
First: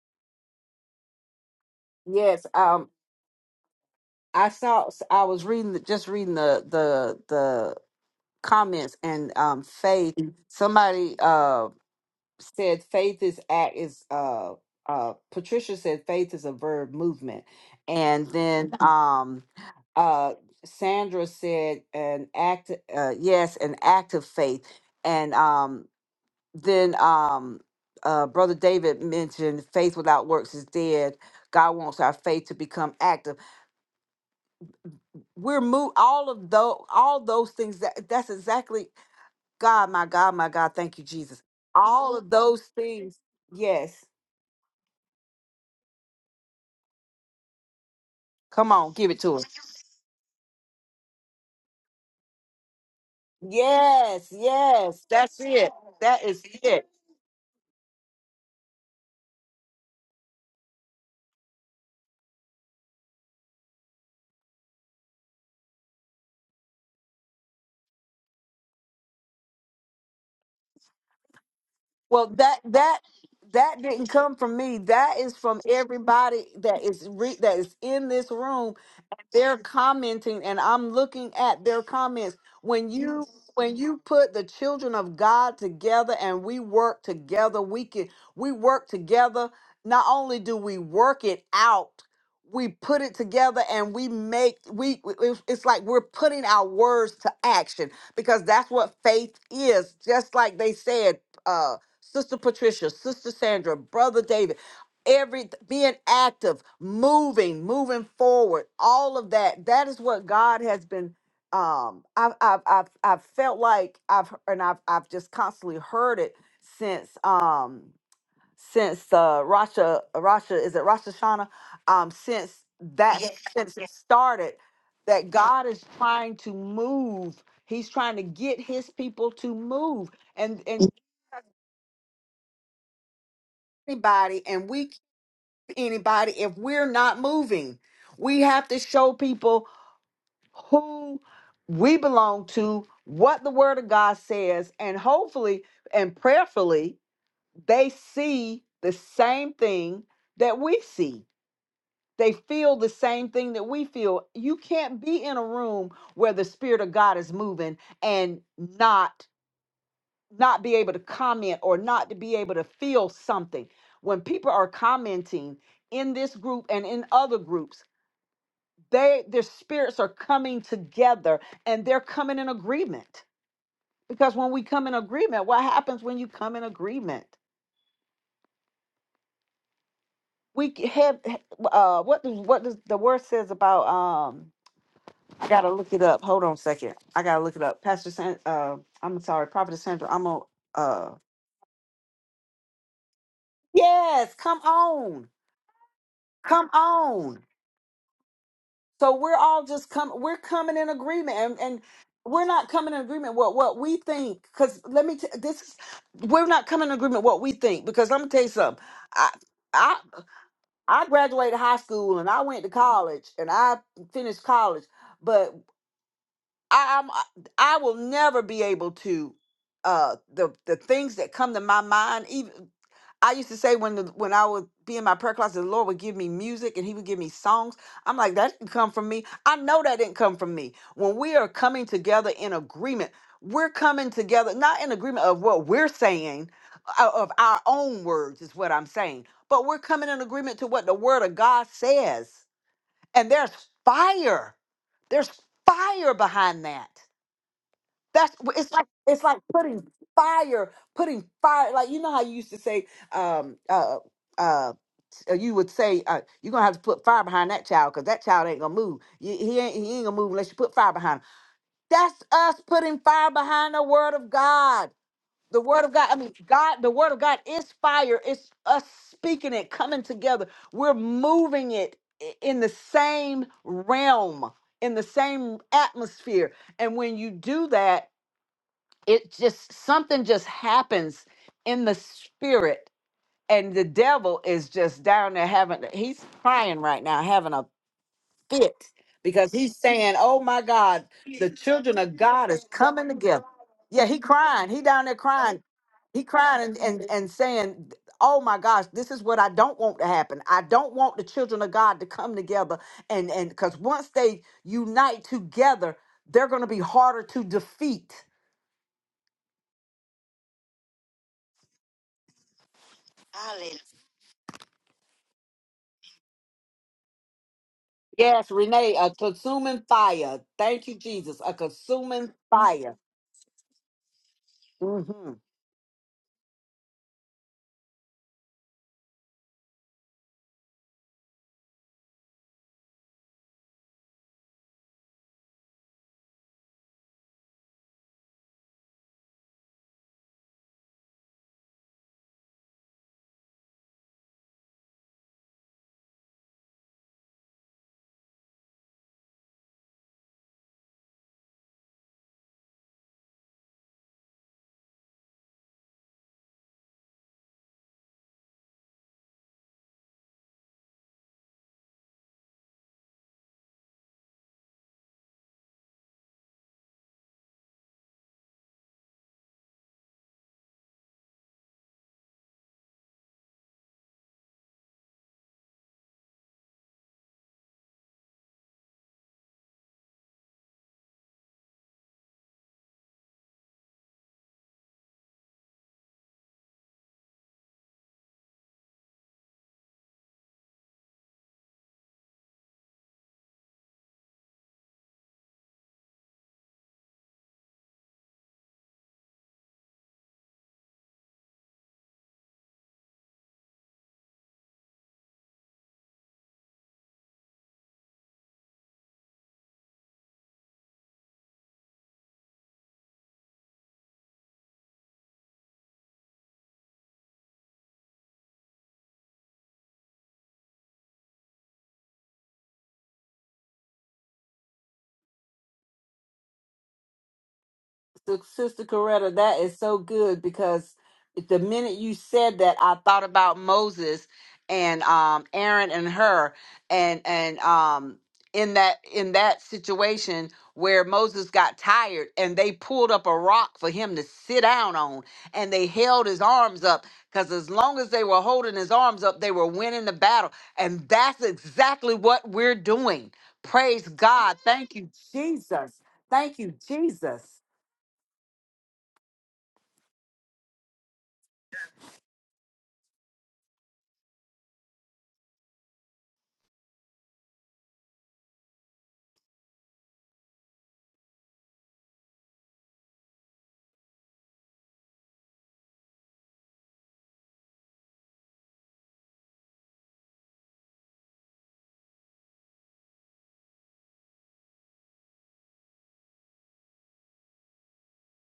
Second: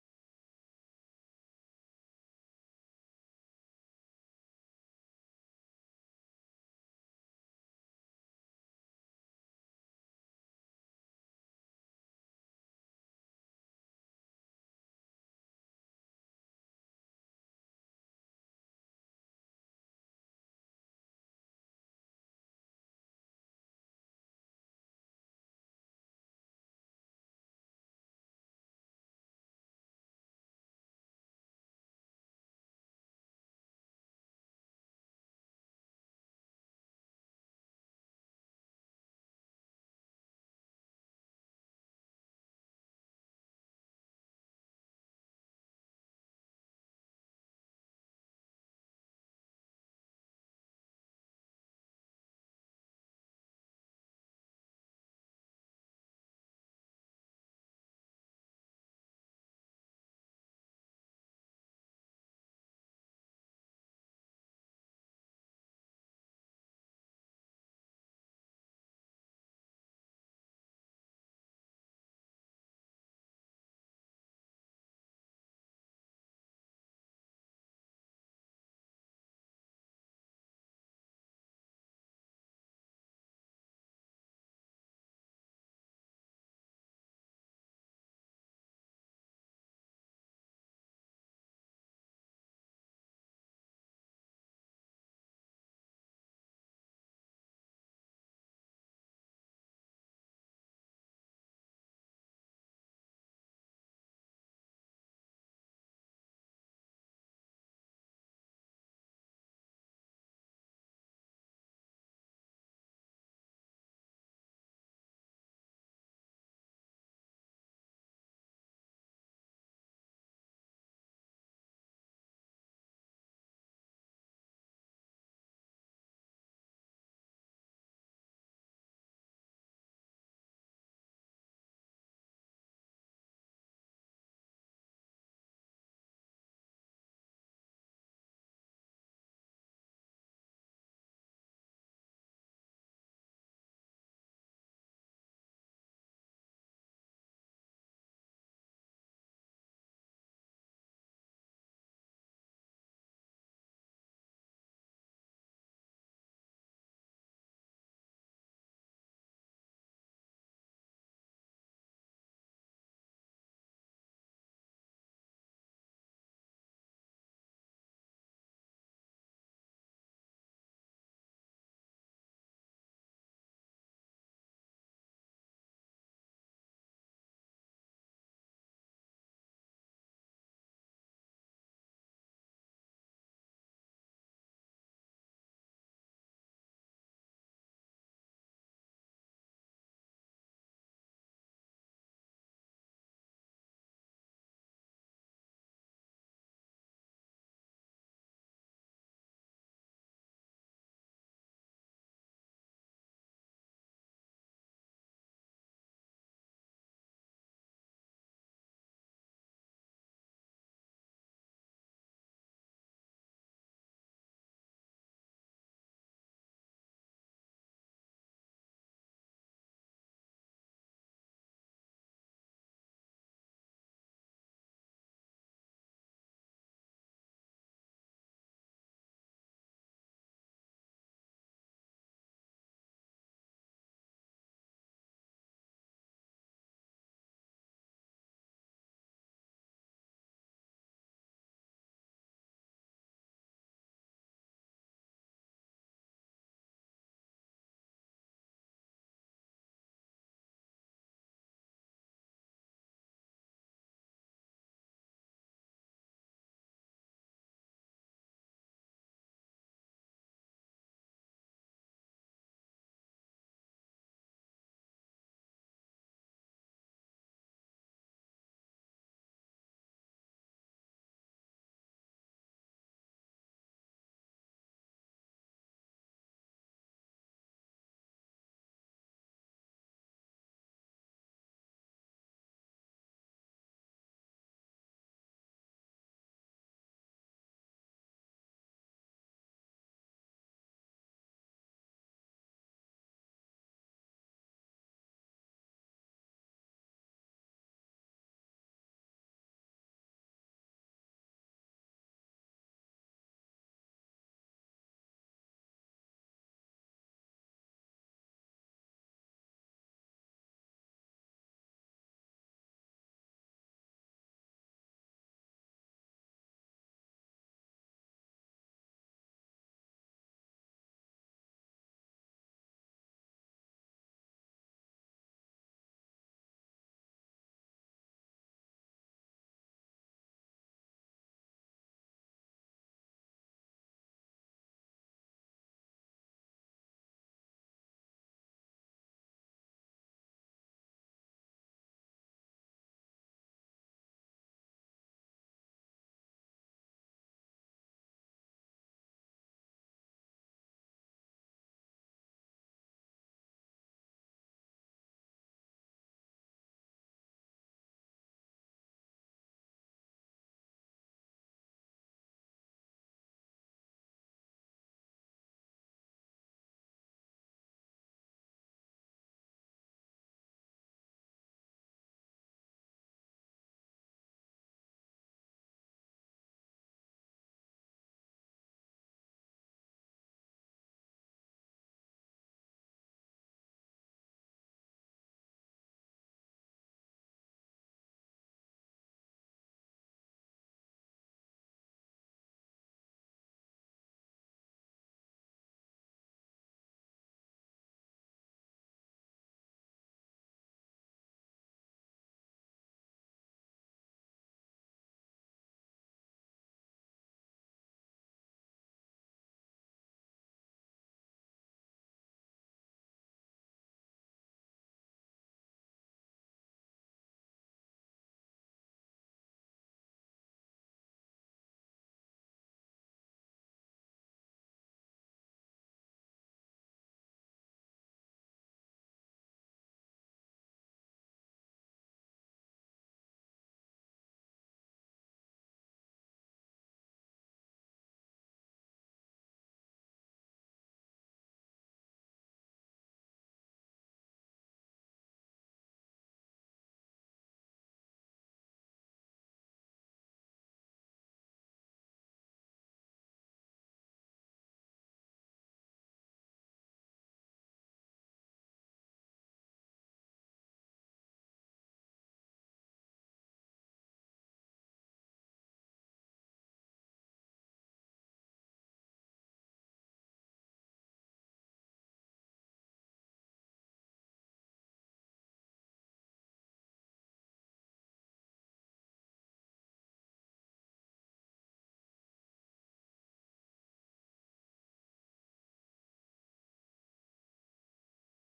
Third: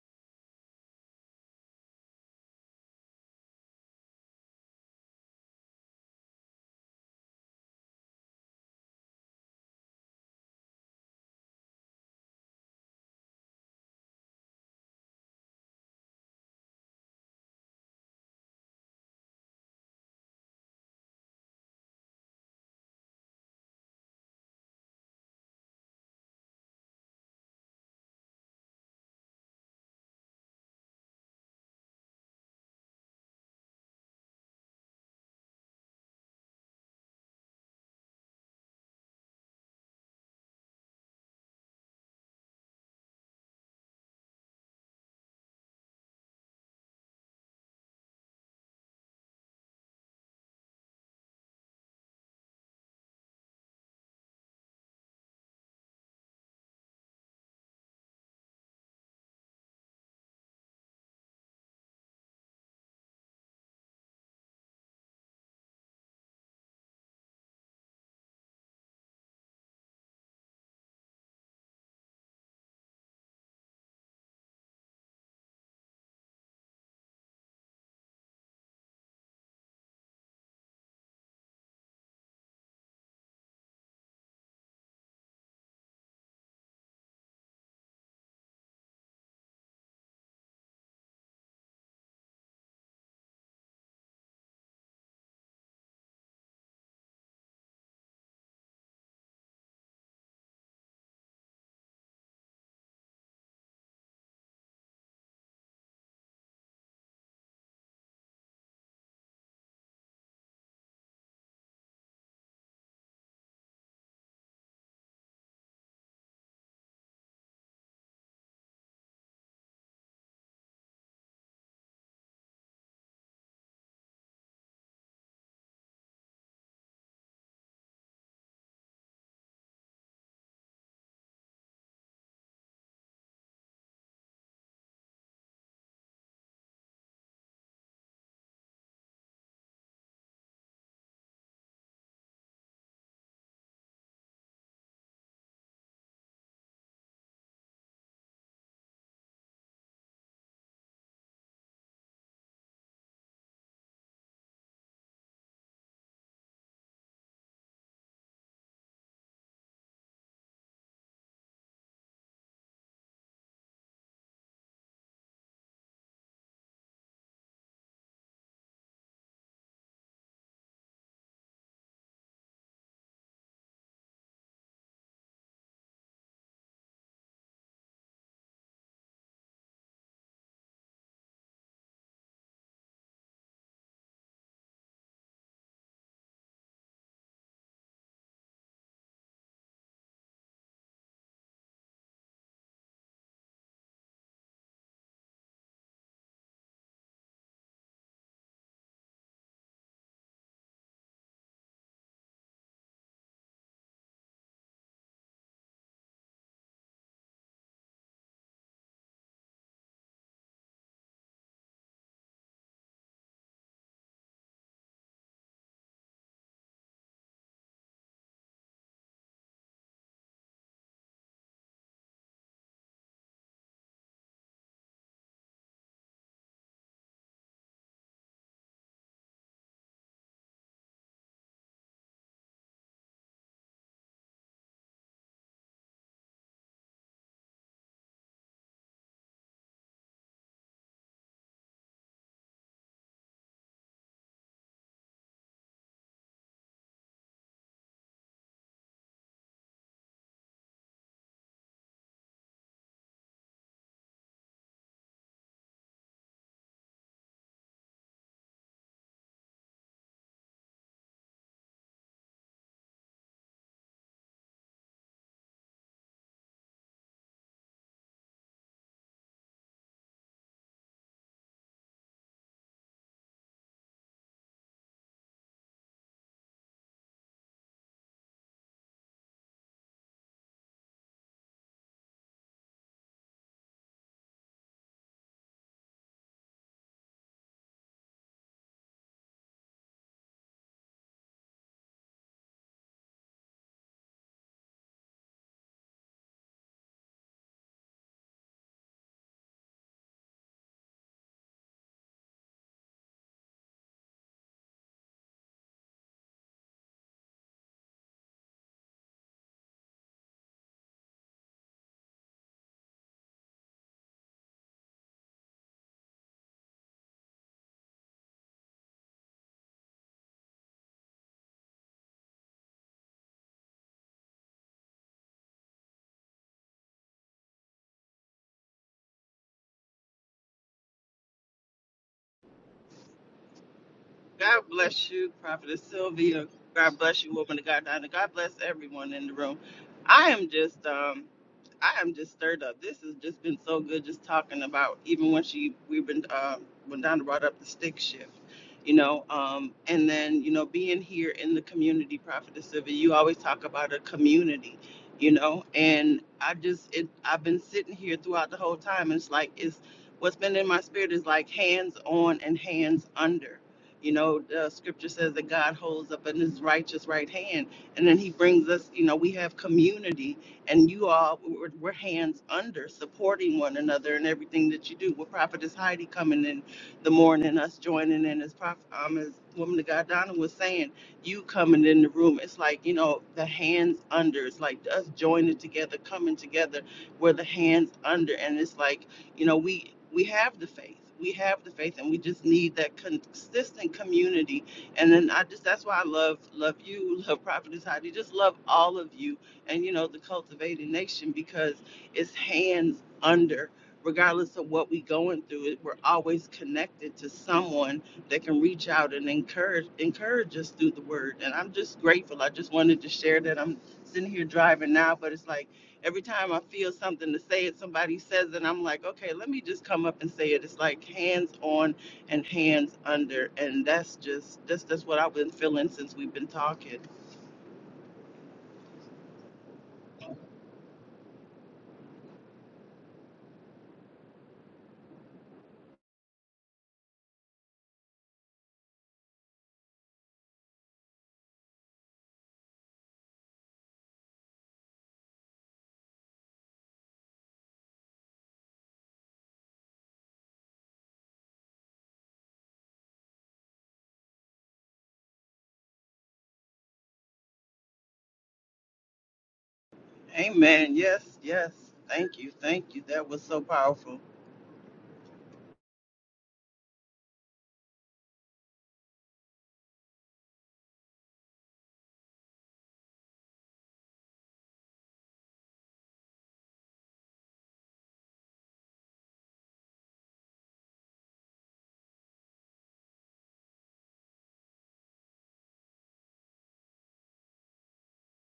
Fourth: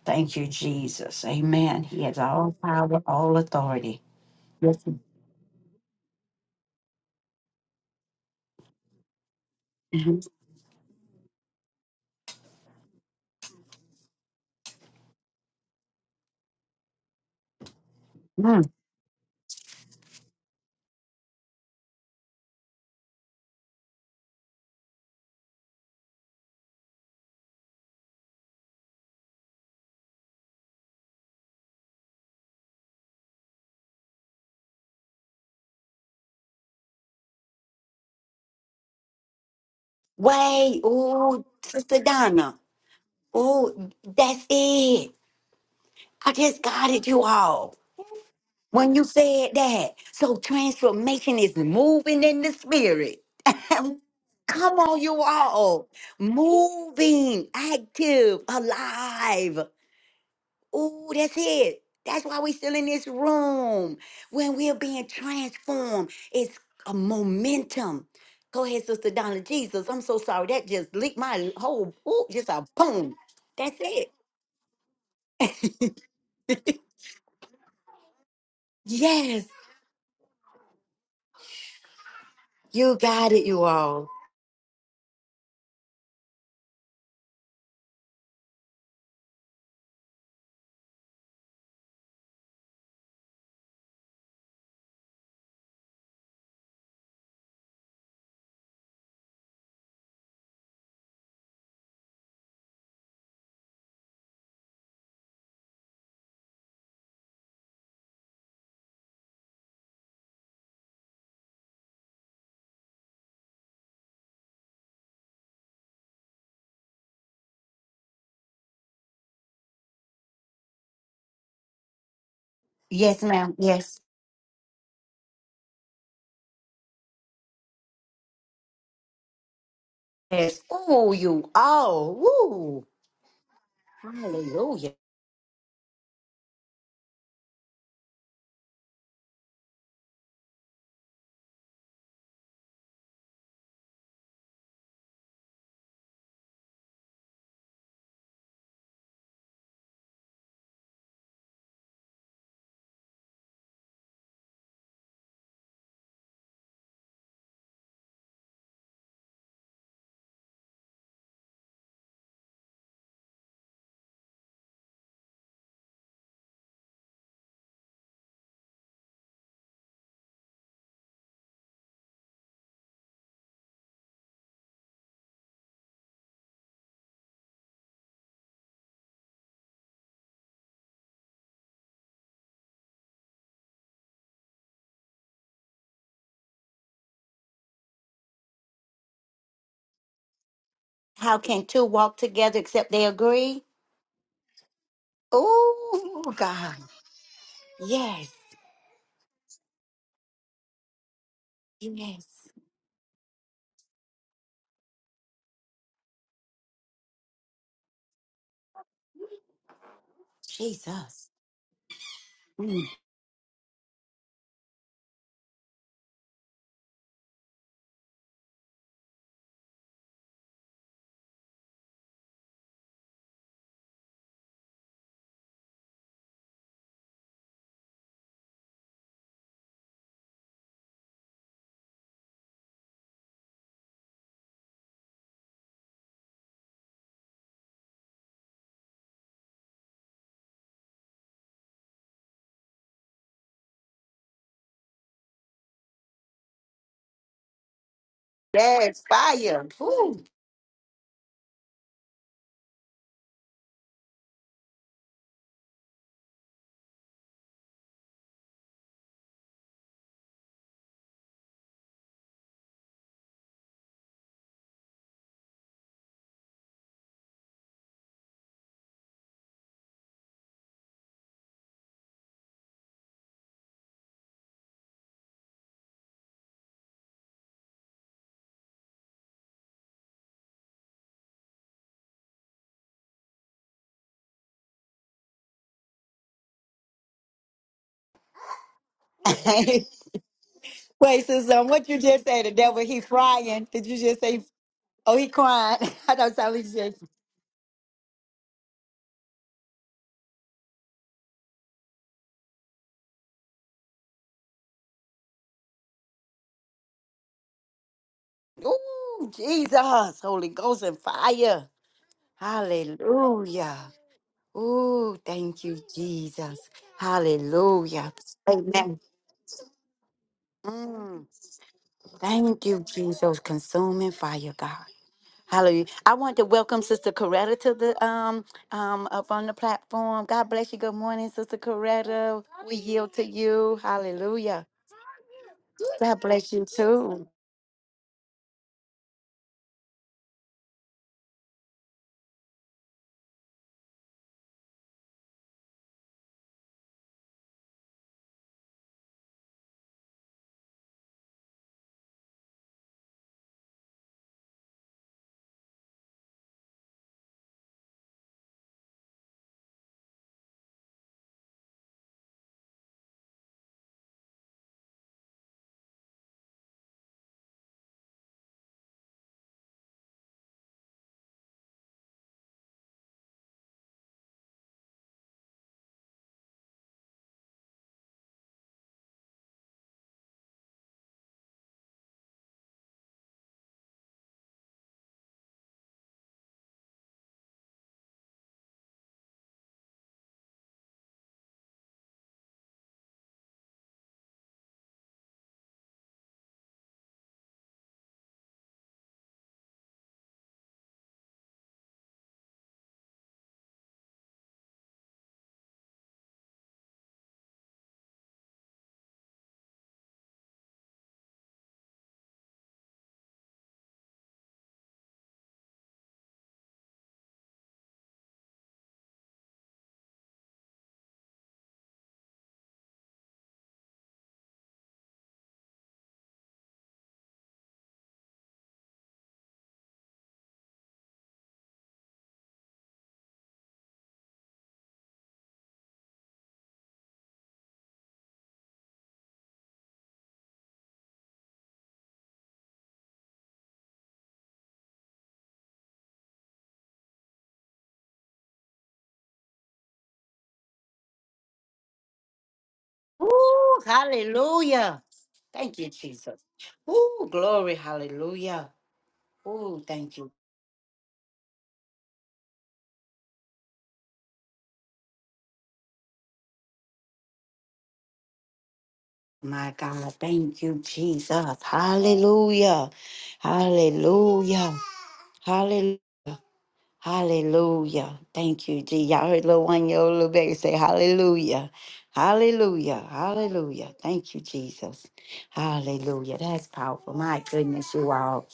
[SPEAKER 1] Thank you, Jesus. Amen. He has
[SPEAKER 3] Yes.
[SPEAKER 1] all
[SPEAKER 3] Um,
[SPEAKER 1] power, all authority.
[SPEAKER 3] I
[SPEAKER 1] Yes.
[SPEAKER 3] saw I was reading the- just reading the the the comments and um faith.
[SPEAKER 1] Mhm.
[SPEAKER 3] Mhm. Somebody uh said faith is act is uh uh Patricia said faith is a verb movement, and then
[SPEAKER 1] Mm.
[SPEAKER 3] Mhm. um uh Sandra said an act uh yes an act of faith and um then um uh brother david mentioned faith without works is dead god wants our faith to become active we're moved all of those all those things that that's exactly god my god my god
[SPEAKER 1] Wait,
[SPEAKER 3] thank you jesus
[SPEAKER 1] oh, Sister
[SPEAKER 3] all of
[SPEAKER 1] Donna,
[SPEAKER 3] those things
[SPEAKER 1] oh,
[SPEAKER 3] yes
[SPEAKER 1] that's it. I just got it, you all.
[SPEAKER 3] come on
[SPEAKER 1] When you
[SPEAKER 3] give it to us
[SPEAKER 1] said that, so transformation is moving in the spirit.
[SPEAKER 3] yes
[SPEAKER 1] Come on,
[SPEAKER 3] yes
[SPEAKER 1] you
[SPEAKER 3] that's it
[SPEAKER 1] all,
[SPEAKER 3] that is it
[SPEAKER 1] moving, active, alive. Ooh, that's it. That's why we're still in this room. When we're being transformed, it's a momentum. Go ahead, Sister Donna. Jesus, I'm so sorry. That just leaked my whole, ooh,
[SPEAKER 3] well
[SPEAKER 1] just
[SPEAKER 3] that
[SPEAKER 1] a
[SPEAKER 3] that
[SPEAKER 1] boom. That's
[SPEAKER 3] that didn't
[SPEAKER 1] it.
[SPEAKER 3] come from me that is from everybody that is re- that is in this room
[SPEAKER 1] Yes,
[SPEAKER 3] They're commenting and I'm looking at their comments. When
[SPEAKER 1] you
[SPEAKER 3] you
[SPEAKER 1] got it, you
[SPEAKER 3] when you
[SPEAKER 1] all.
[SPEAKER 3] put the children of God together and we work together, we can we work together. Not only do we work it out, we put it together and we make we we- it's it's like we're putting our words to action because that's what faith is. Just like they said, uh Sister Patricia, Sister Sandra, Brother David every being active moving moving forward all of that that is what god has been um i've i've i've, I've felt like i've and i've i've just constantly heard it since um since uh rasha rasha is it rasha shana um since that Yeah. since it started that god is trying to move he's trying to get his people to move and
[SPEAKER 1] Yes,
[SPEAKER 3] and
[SPEAKER 1] you all. Woo.
[SPEAKER 3] anybody and we anybody if we're not moving. We have to show people who we belong to, what the word of God says, and hopefully and prayerfully they see the same thing that we see. They feel the same thing that we feel. You can't be in a room where the spirit of God is moving and not not be able to comment or not to be able to feel something. When people are commenting in this group and in other groups, they their spirits are coming together and they're coming in agreement because when we come in agreement what happens when you come in agreement we c- have uh what does what does the word says about um i gotta look it up hold on a second i gotta look it up pastor San, uh i'm sorry prophet sandra i'm a uh
[SPEAKER 1] How can two walk together except they agree?
[SPEAKER 3] yes come on
[SPEAKER 1] Ooh,
[SPEAKER 3] come
[SPEAKER 1] God.
[SPEAKER 3] on
[SPEAKER 1] Yes,
[SPEAKER 3] So we're all just come we're coming in agreement and, and
[SPEAKER 1] yes.
[SPEAKER 3] we're not coming in agreement what what we think cuz let me t- this is we're not coming in agreement what we think because let me tell you something. I I I
[SPEAKER 1] Jesus.
[SPEAKER 3] graduated high school and I went to college and I finished college, but I, I'm I will never be able to uh the the things that come to my mind even I used to say when the, when I would be in my prayer closet, the Lord would give me music and He would give me songs. I'm like, that didn't come from me. I know that didn't come from me. When we are coming together in agreement, we're coming together not in agreement of what we're saying, o- of our own words is what I'm saying, but we're coming in agreement to what the Word of God says. And there's fire. There's fire behind that. That's it's like
[SPEAKER 1] Yes,
[SPEAKER 3] it's like
[SPEAKER 1] fire.
[SPEAKER 3] putting
[SPEAKER 1] Ooh.
[SPEAKER 3] fire, putting fire. Like you know how you used to say, um, uh, uh, uh, you would say uh, you're gonna have to put fire behind that child because that child ain't gonna move. He, he ain't he ain't gonna move unless you put fire behind him. That's us putting fire behind the word of God. The word of God. I mean, God. The word of God is fire. It's us speaking it, coming together. We're moving it i- in the same realm, in the same atmosphere. And when you do that it just something just happens in the spirit and the devil is just down there having he's crying right now having a fit because he's saying oh my god
[SPEAKER 1] Wait,
[SPEAKER 3] the
[SPEAKER 1] sister, what
[SPEAKER 3] children
[SPEAKER 1] you
[SPEAKER 3] of
[SPEAKER 1] just say?
[SPEAKER 3] god
[SPEAKER 1] The
[SPEAKER 3] is
[SPEAKER 1] devil, he
[SPEAKER 3] coming together
[SPEAKER 1] crying. Did you
[SPEAKER 3] yeah he
[SPEAKER 1] just say,
[SPEAKER 3] crying he down there
[SPEAKER 1] oh, he
[SPEAKER 3] crying
[SPEAKER 1] crying? I
[SPEAKER 3] he
[SPEAKER 1] know somebody
[SPEAKER 3] crying and,
[SPEAKER 1] said,
[SPEAKER 3] and and saying oh my gosh this is what i don't want to happen i don't want the children of god to come together and and because once they unite together they're going to be harder to defeat
[SPEAKER 1] ooh, Jesus, Holy Ghost and fire. Hallelujah. Ooh, thank you, Jesus. Hallelujah.
[SPEAKER 3] Yes, Renee,
[SPEAKER 1] Amen.
[SPEAKER 3] a consuming fire. Thank you,
[SPEAKER 1] Mm,
[SPEAKER 3] Jesus. A consuming
[SPEAKER 1] thank you,
[SPEAKER 3] fire.
[SPEAKER 1] Jesus. Consuming fire, God.
[SPEAKER 3] Mhm.
[SPEAKER 1] Hallelujah. I want to welcome Sister Coretta to the um um up on the platform. God bless you. Good morning, Sister Coretta. We yield to you. Hallelujah.
[SPEAKER 4] God bless you, Prophetess
[SPEAKER 1] God
[SPEAKER 4] Sylvia.
[SPEAKER 1] bless you
[SPEAKER 4] God bless
[SPEAKER 1] too.
[SPEAKER 4] you, woman of God, Donna. God bless everyone in the room. I am just, um, I am just stirred up. This has just been so good, just talking about even when she, we've been, um, when Donna brought up the stick shift, you know, um, and then you know being here in the community, Prophetess Sylvia. You always talk about a community, you know, and I just, it, I've been sitting here throughout the whole time. And it's like it's what's been in my spirit is like hands on and hands under you know, the scripture says that God holds up in his righteous right hand. And then he brings us, you know, we have community and you all, we're, we're hands under supporting one another in everything that you do. With Prophetess Heidi coming in the morning, us joining in as, prophet, um, as Woman of God Donna was saying, you coming in the room, it's like, you know, the hands under. It's like us joining together, coming together, we're the hands under. And it's like, you know, we we have the faith. We have the faith, and we just need that consistent community. And then I just that's why I love love you, love Prophetess Heidi, just love all of you, and you know the Cultivated Nation because it's hands under. Regardless of what we going through, it- we're always connected to someone that can reach out and encourage encourage us through the word. And I'm just grateful. I just wanted to share that I'm sitting here driving now, but it's like every time I feel something to say it, somebody says it, I'm like, okay, let me just come up and say it. It's like hands on and hands under, and that's just that's that's what I've been feeling since we've been talking.
[SPEAKER 3] Sister Sister Coretta, that is so good because the minute you said that, I thought about Moses and um, Aaron and her, and and um, in that in that situation where Moses got tired and they pulled up a rock for him to sit down on, and they held his arms up because as long as they were holding his arms up, they were winning the battle, and that's exactly what we're doing.
[SPEAKER 1] Ooh,
[SPEAKER 3] Praise God! Thank
[SPEAKER 1] hallelujah.
[SPEAKER 3] you,
[SPEAKER 1] Thank you,
[SPEAKER 3] Jesus.
[SPEAKER 1] Jesus.
[SPEAKER 3] Thank you,
[SPEAKER 1] Ooh,
[SPEAKER 3] Jesus.
[SPEAKER 1] glory, hallelujah. Ooh, thank you.
[SPEAKER 4] Amen. Yes, yes. Thank you, thank you. That was so powerful.
[SPEAKER 1] Goodness, you all.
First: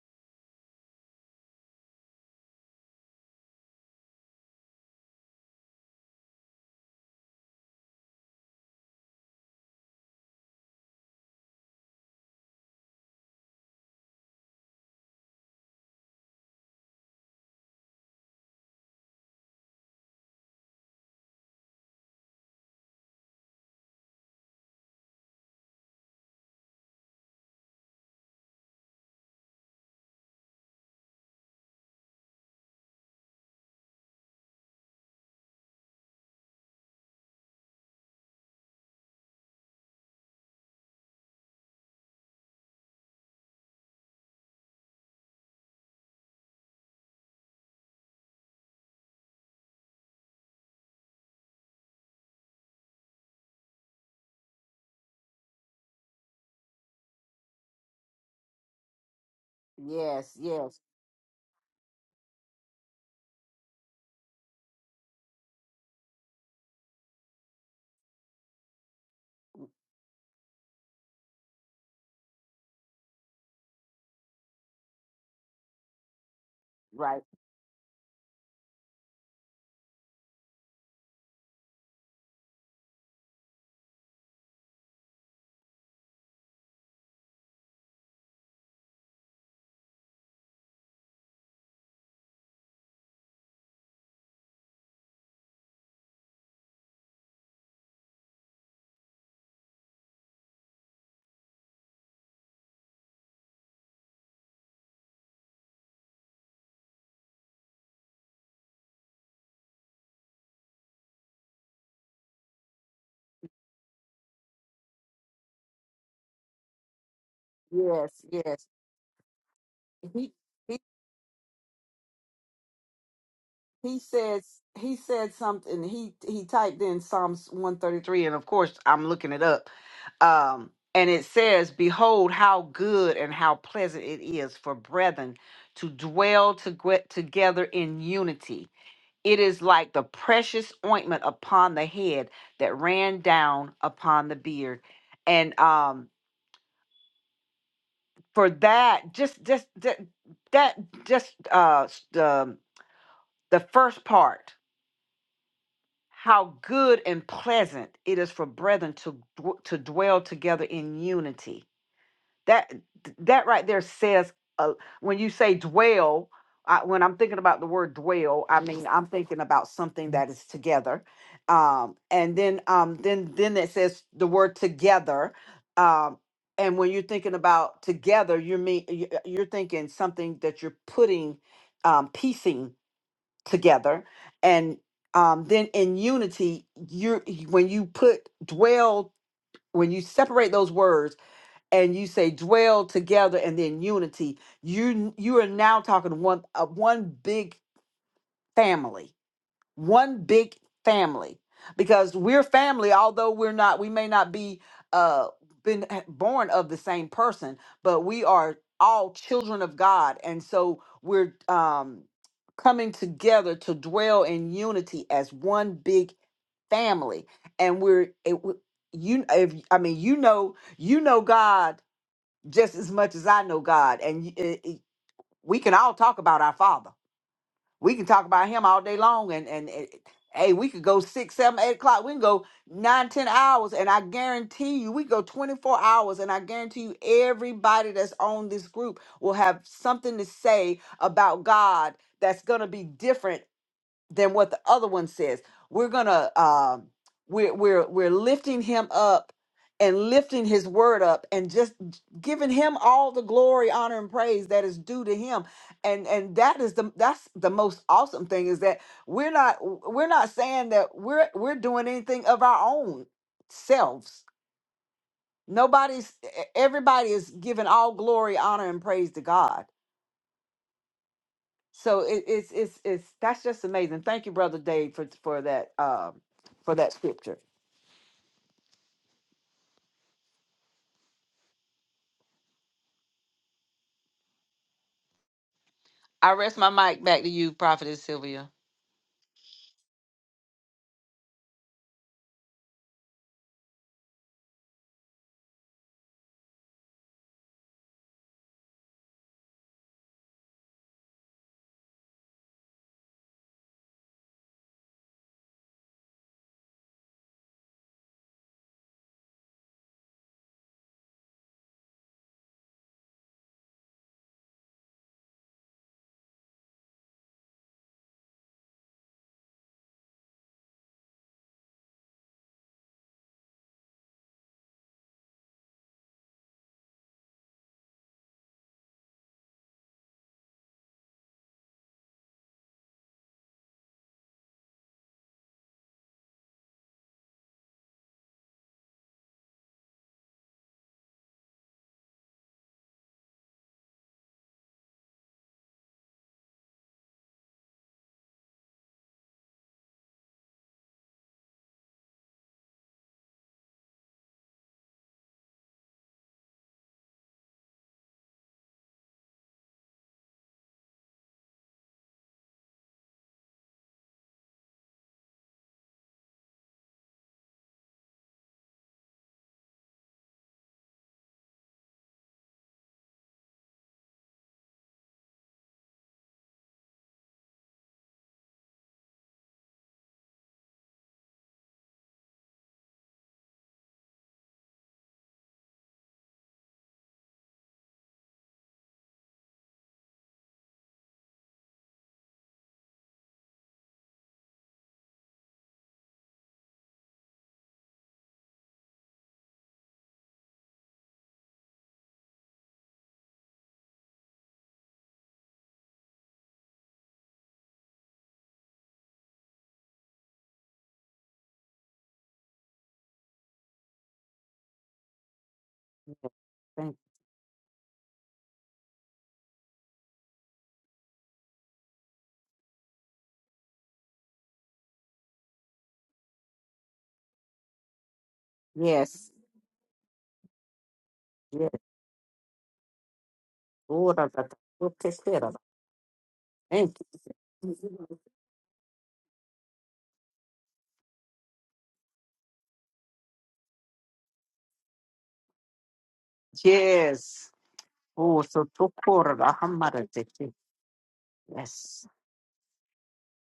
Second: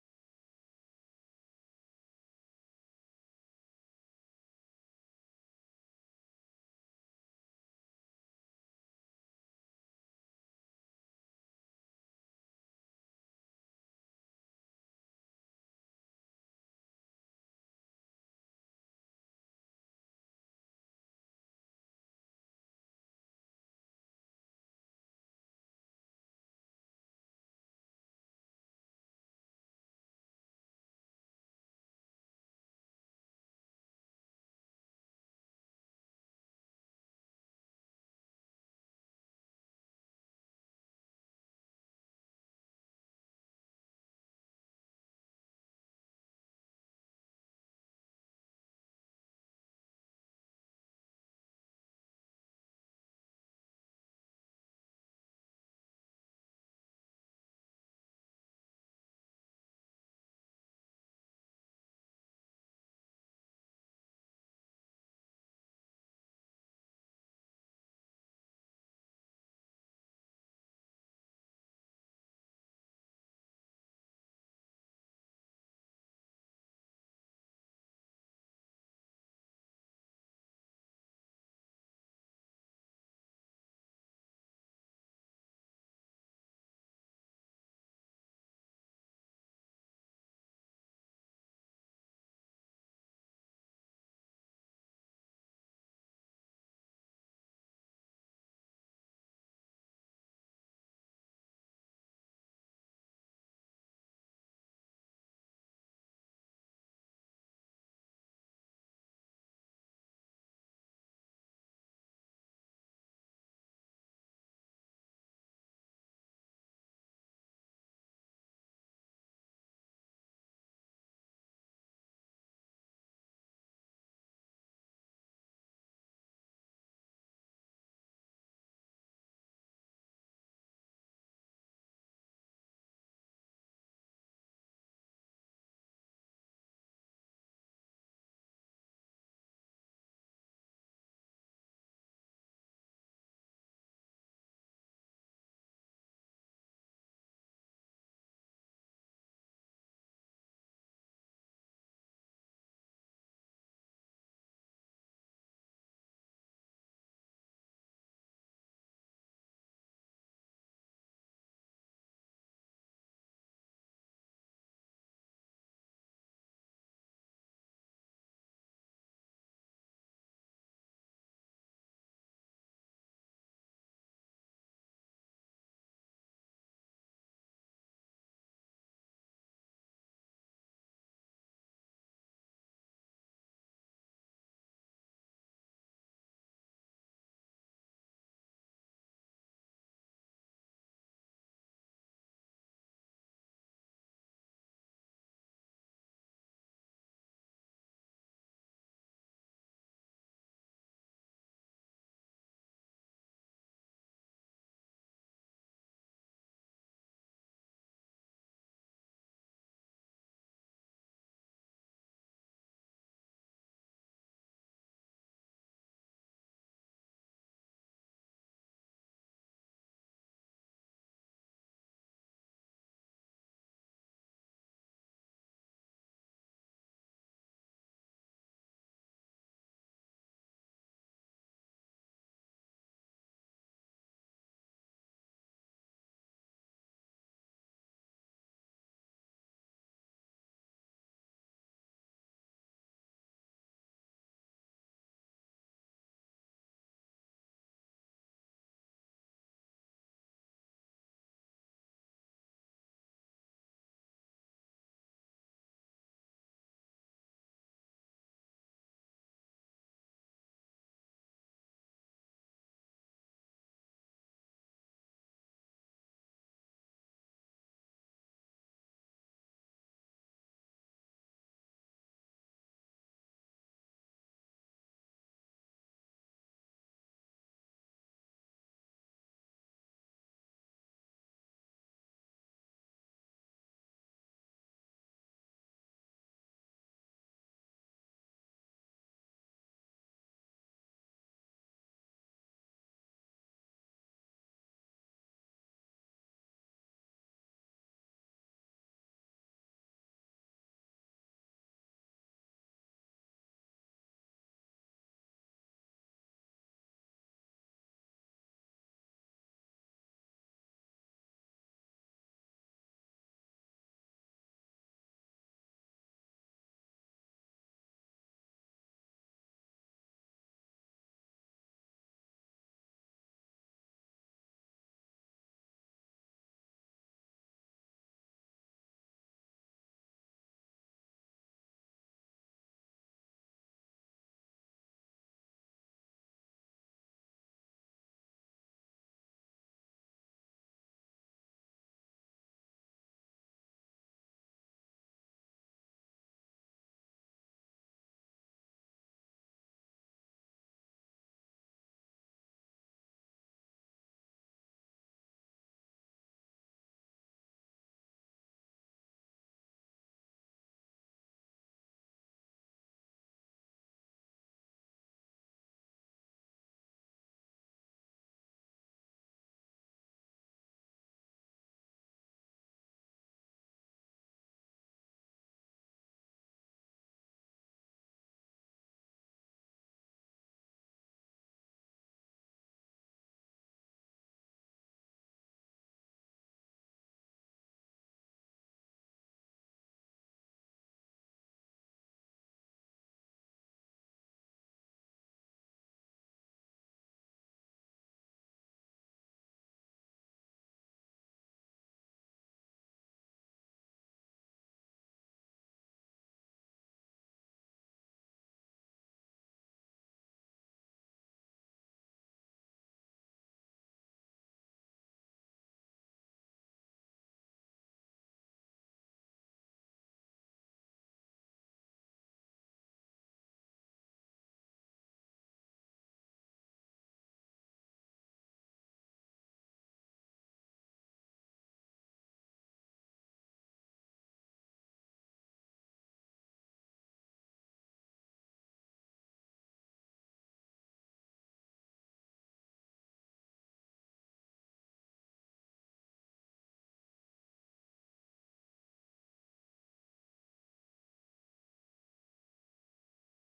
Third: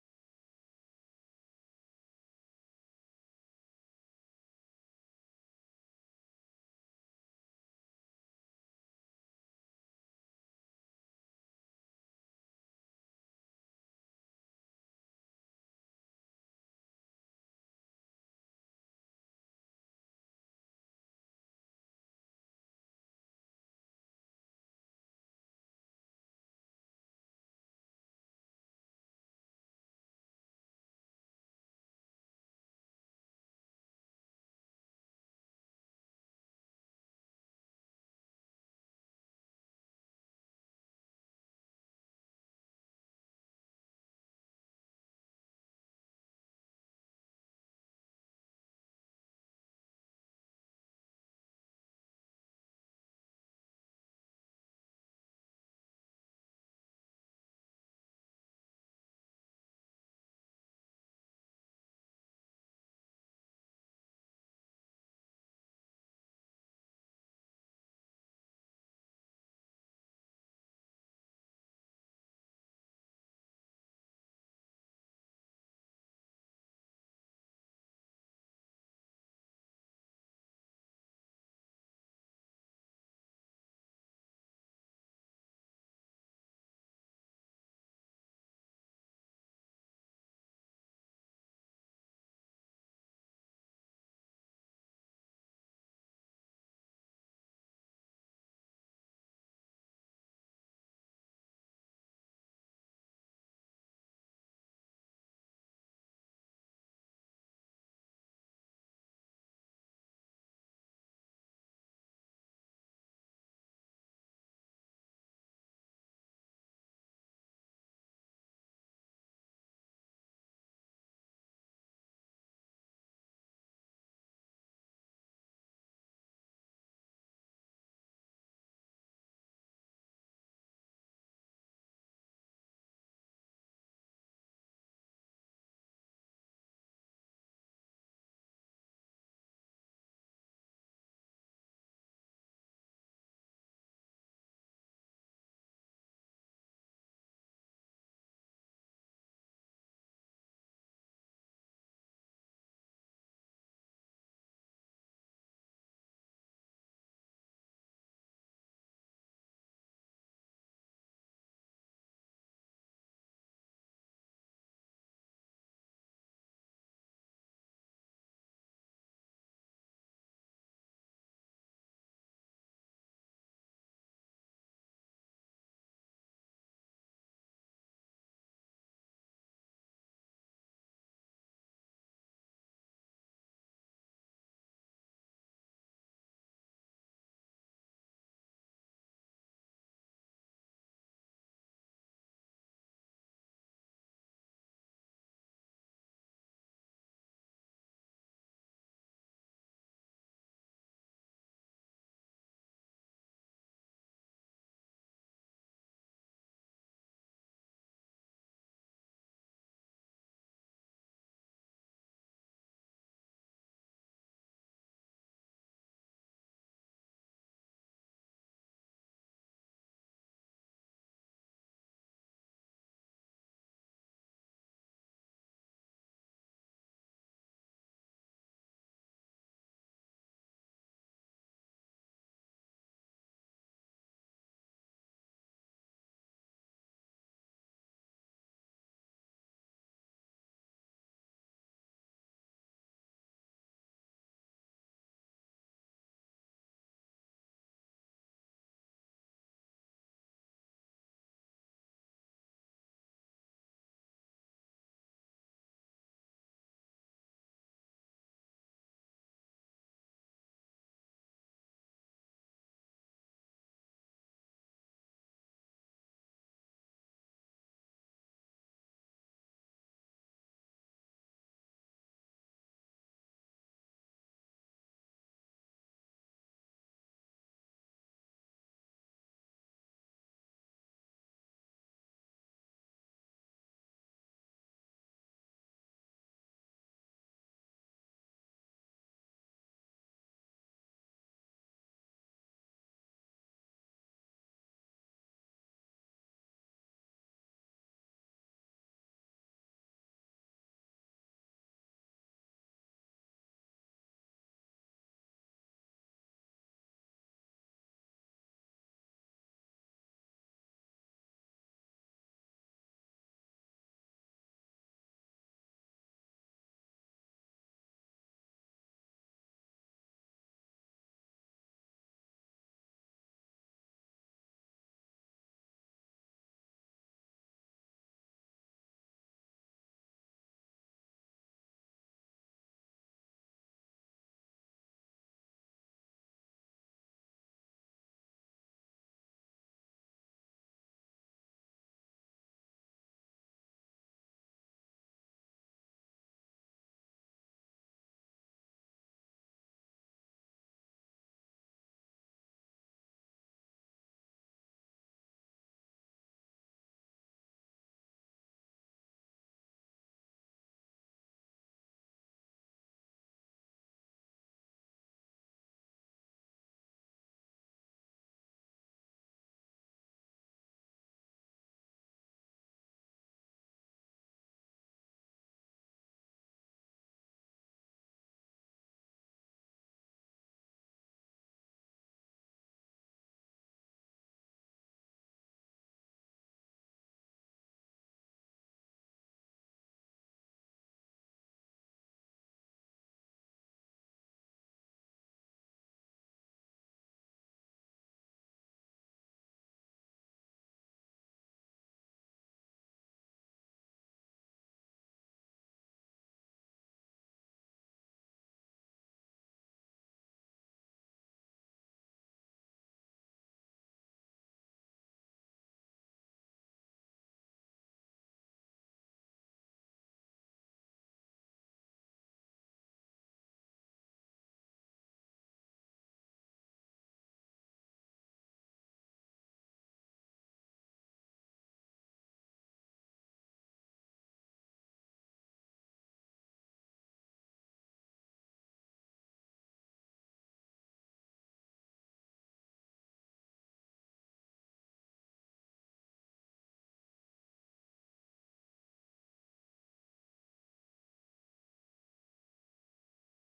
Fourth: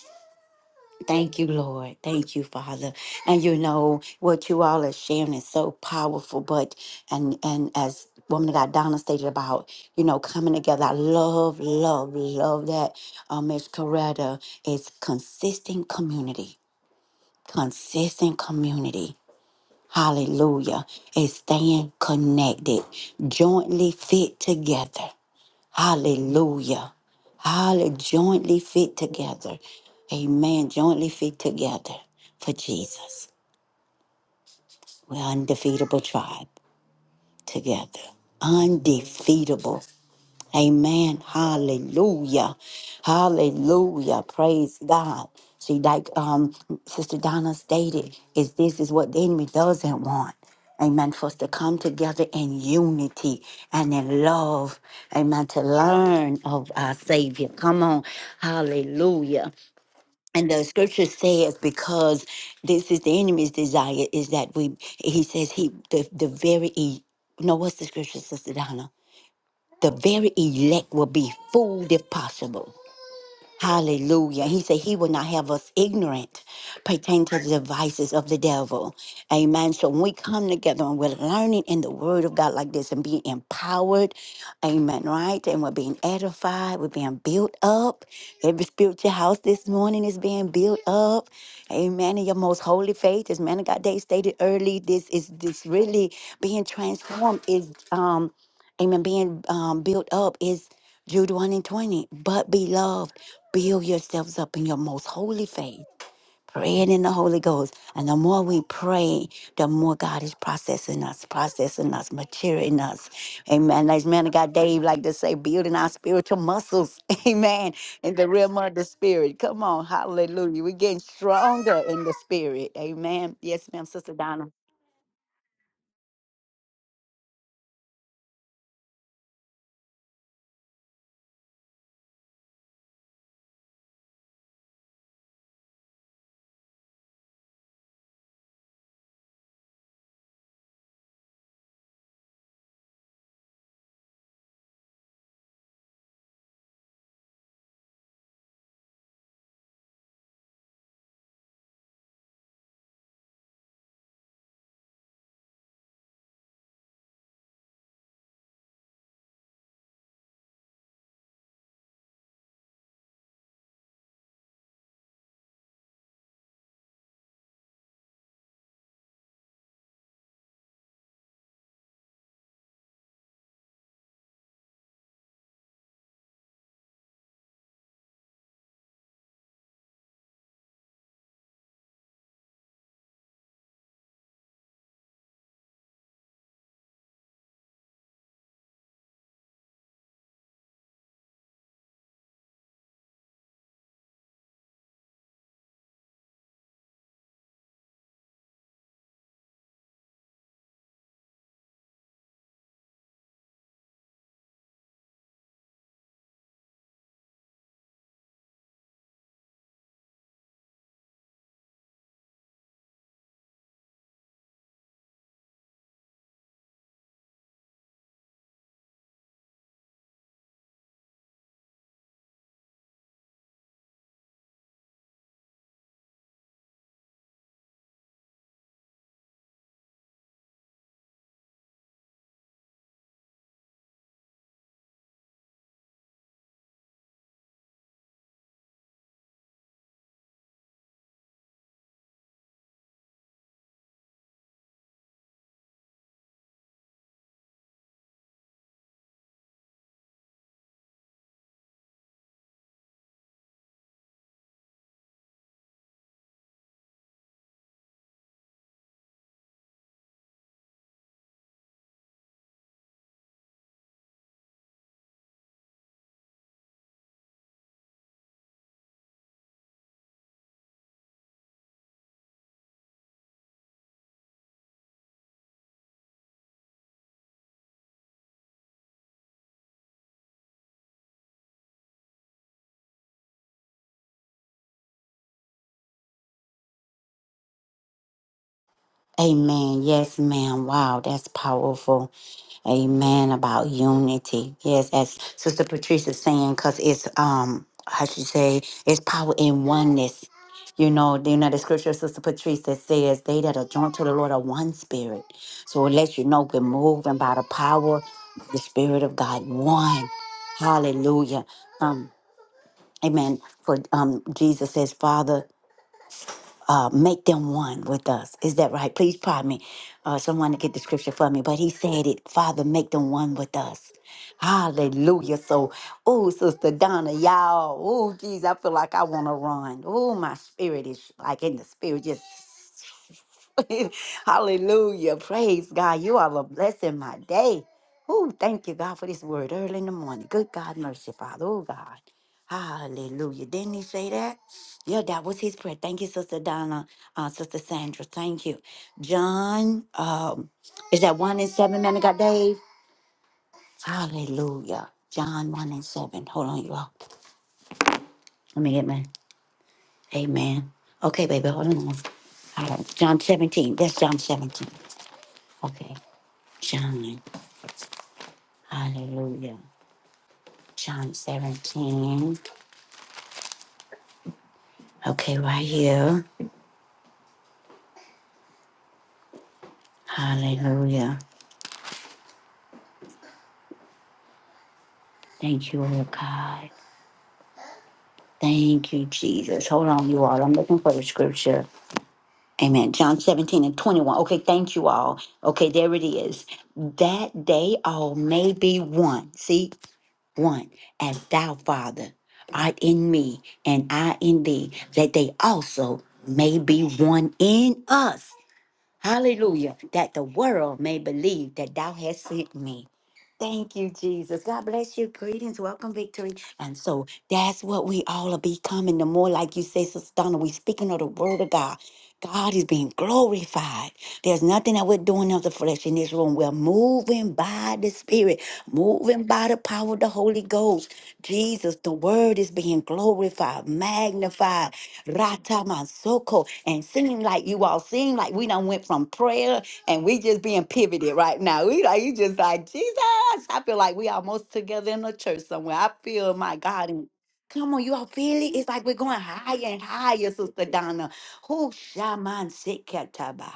[SPEAKER 1] Thank you, Lord. Thank you, Father. And you know what you all are sharing is so powerful. But and and as woman of God Donna stated about, you know, coming together. I love, love, love that uh, Miss Coretta is consistent community. Consistent community. Hallelujah. And staying connected, jointly fit together. Hallelujah. Hallelujah. Jointly fit together. Amen. Jointly fit together for Jesus. God. And yeah, and in love, amen, to learn of our Savior. Come on, hallelujah.
[SPEAKER 3] Yes,
[SPEAKER 1] and the
[SPEAKER 3] yes,
[SPEAKER 1] scripture says because this is the enemy's desire is that we he says he the, the very e- no what's the scripture sister donna the very elect will be fooled if possible Hallelujah. He said he will not have us ignorant
[SPEAKER 3] right.
[SPEAKER 1] pertaining to the devices of the devil. Amen. So when we come together and we're learning in the word of God like this and being empowered, amen, right? And we're being edified, we're being built up. Every spiritual house this morning is being built up. Amen. In your most holy faith, as man of God Day stated early, this is this really being transformed is um amen being um built up is Jude 1 and 20. But beloved build yourselves up in your most holy faith, praying in the Holy Ghost. And I
[SPEAKER 3] Yes, yes. He he he says he said something. He he typed in Psalms 133 and of course I'm looking it up. Um and it says, "Behold, how good and how pleasant it is for brethren to dwell to together in unity. It is like the precious ointment upon the head that ran down upon the beard." And um for that just just that, that just uh s- the the first part how good and pleasant it is for brethren to dw- to dwell together in unity that that right there says uh, when you say dwell I, when i'm thinking about the word dwell i mean i'm thinking about something that is together um and then um then then it says the word together um and when you're thinking about together you mean you- uh, you're thinking something that you're putting um piecing together and um then in unity you're when you put dwell when you separate those words and you say dwell together and then unity you you are now talking one uh, one big family one big family because we're family although we're not we may not be uh been h- born of the same person but we are all children of god and so we're um coming together to dwell in unity as one big family and we're it, w- you if i mean you know you know god just as much as I know God. And y- it, it- we can all talk about our Father. We can talk about Him all day long. And and it, hey, we could go six, seven, eight o'clock. We can go nine, ten hours, and I guarantee you, we go twenty four hours, and I guarantee you, everybody that's on this group will have something to say about God. That's gonna be different than what the other one says. We're gonna um we're we're we're lifting him up and lifting his word up and just giving him all the glory, honor, and praise that is due to him. And and that is the that's the most awesome thing is that we're not we're not saying that we're we're doing anything of our own selves. Nobody's e, everybody is giving all glory, honor, and praise to God so it, it's it's it's that's just amazing. Thank you, brother Dave, for for that um for that scripture. I rest my mic back to you, prophetess Sylvia.
[SPEAKER 1] say it's power in oneness. You know, you know the Scripture, Sister Patrice, that says, They that are joined to the Lord are one spirit. So it lets you know we're moving by the power of the Spirit of God, one. Hallelujah. Um, amen. For um, Jesus says, Father, uh, make them one with us. Is that right? Please pardon me. Uh, someone to get the scripture for me. But he said it, Father, make them one with us. Hallelujah. So, hallelujah. John 1 and 7. Hold on, you all. Let me get my amen. Okay, baby, hold on. All right, John 17. That's John 17. Okay, John. Hallelujah. John 17. Okay, right here. Hallelujah. Thank you, Lord God. Thank you, Jesus. Amen. John 17 and 21. Okay, thank you all. Okay, there it is. That day one, see, one, thou Father art in me and I in thee, that they also may one in us. Hallelujah. That the world may believe that thou hast sent me. Thank you, Jesus. God bless you. Greetings. Welcome, Victory. And
[SPEAKER 3] Thank
[SPEAKER 1] so that's what we all are becoming. The more, like you say, Sister Donna, we speaking of the word of God. God is being glorified. There's nothing that we're doing of the flesh in this room. We're moving by the Spirit, moving
[SPEAKER 3] Yes,
[SPEAKER 1] by the power of the Holy Ghost.
[SPEAKER 3] yes.
[SPEAKER 1] Jesus, the word is being glorified,
[SPEAKER 3] Lord, I got to
[SPEAKER 1] magnified.
[SPEAKER 3] look this bit
[SPEAKER 1] Rata Masoko. And
[SPEAKER 3] Thank
[SPEAKER 1] seem like you all seem
[SPEAKER 3] you.
[SPEAKER 1] like we done went from prayer and we just being pivoted right now. We like you just like Jesus. I feel like we almost together in the church somewhere. I feel my God and
[SPEAKER 3] Yes.
[SPEAKER 1] come on, you all
[SPEAKER 3] Oh,
[SPEAKER 1] feel it?
[SPEAKER 3] so
[SPEAKER 1] It's like
[SPEAKER 3] to
[SPEAKER 1] we're going
[SPEAKER 3] quarter, the
[SPEAKER 1] higher and
[SPEAKER 3] hammer,
[SPEAKER 1] higher,
[SPEAKER 3] the-
[SPEAKER 1] Sister Donna. Who
[SPEAKER 3] yes,
[SPEAKER 1] shaman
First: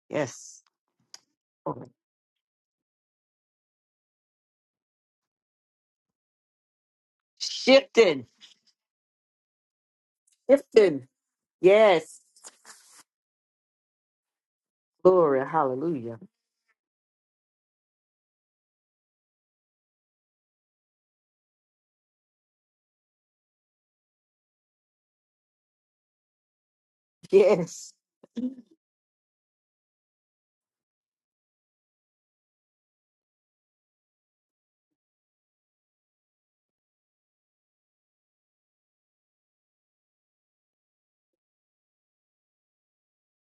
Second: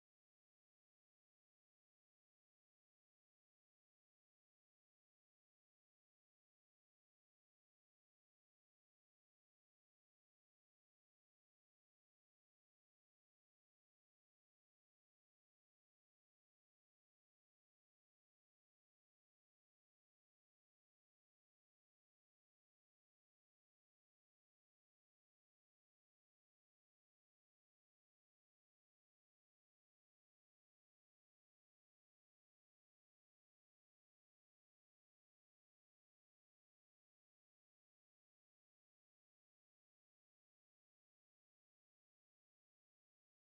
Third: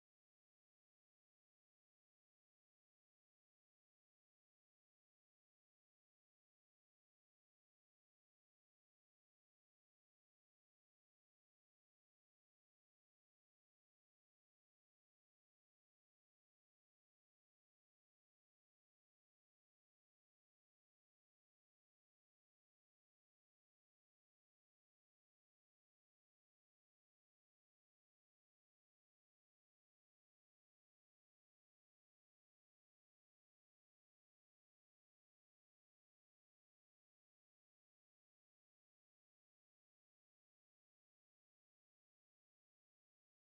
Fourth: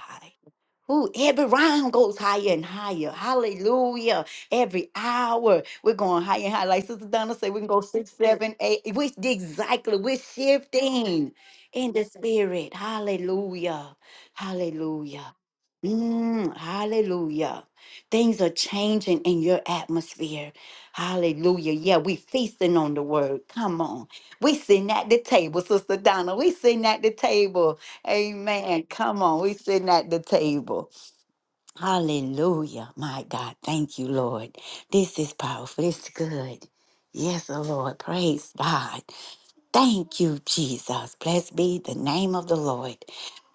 [SPEAKER 3] yes.
[SPEAKER 1] Ooh, every
[SPEAKER 3] Oh,
[SPEAKER 1] round goes higher and higher. Hallelujah. Every hour we're going higher and higher. Like Sister Donna said, we can go six,
[SPEAKER 3] Shifting.
[SPEAKER 1] seven, eight. We exactly we're
[SPEAKER 3] Listen.
[SPEAKER 1] shifting in the
[SPEAKER 3] Yes.
[SPEAKER 1] spirit. Hallelujah. Hallelujah.
[SPEAKER 3] Glory. Hallelujah.
[SPEAKER 1] Mm, hallelujah. Things are changing in your atmosphere. Hallelujah. Yeah, we feasting on the word. Come on. We sitting at the table, Sister Donna. We sitting at the table.
[SPEAKER 3] Yes.
[SPEAKER 1] Amen. Come on. We sitting at the table. Hallelujah. My God. Thank you, Lord. This is powerful. This is good. Yes, oh Lord. Praise God. Thank you, Jesus. Blessed be the name of the Lord.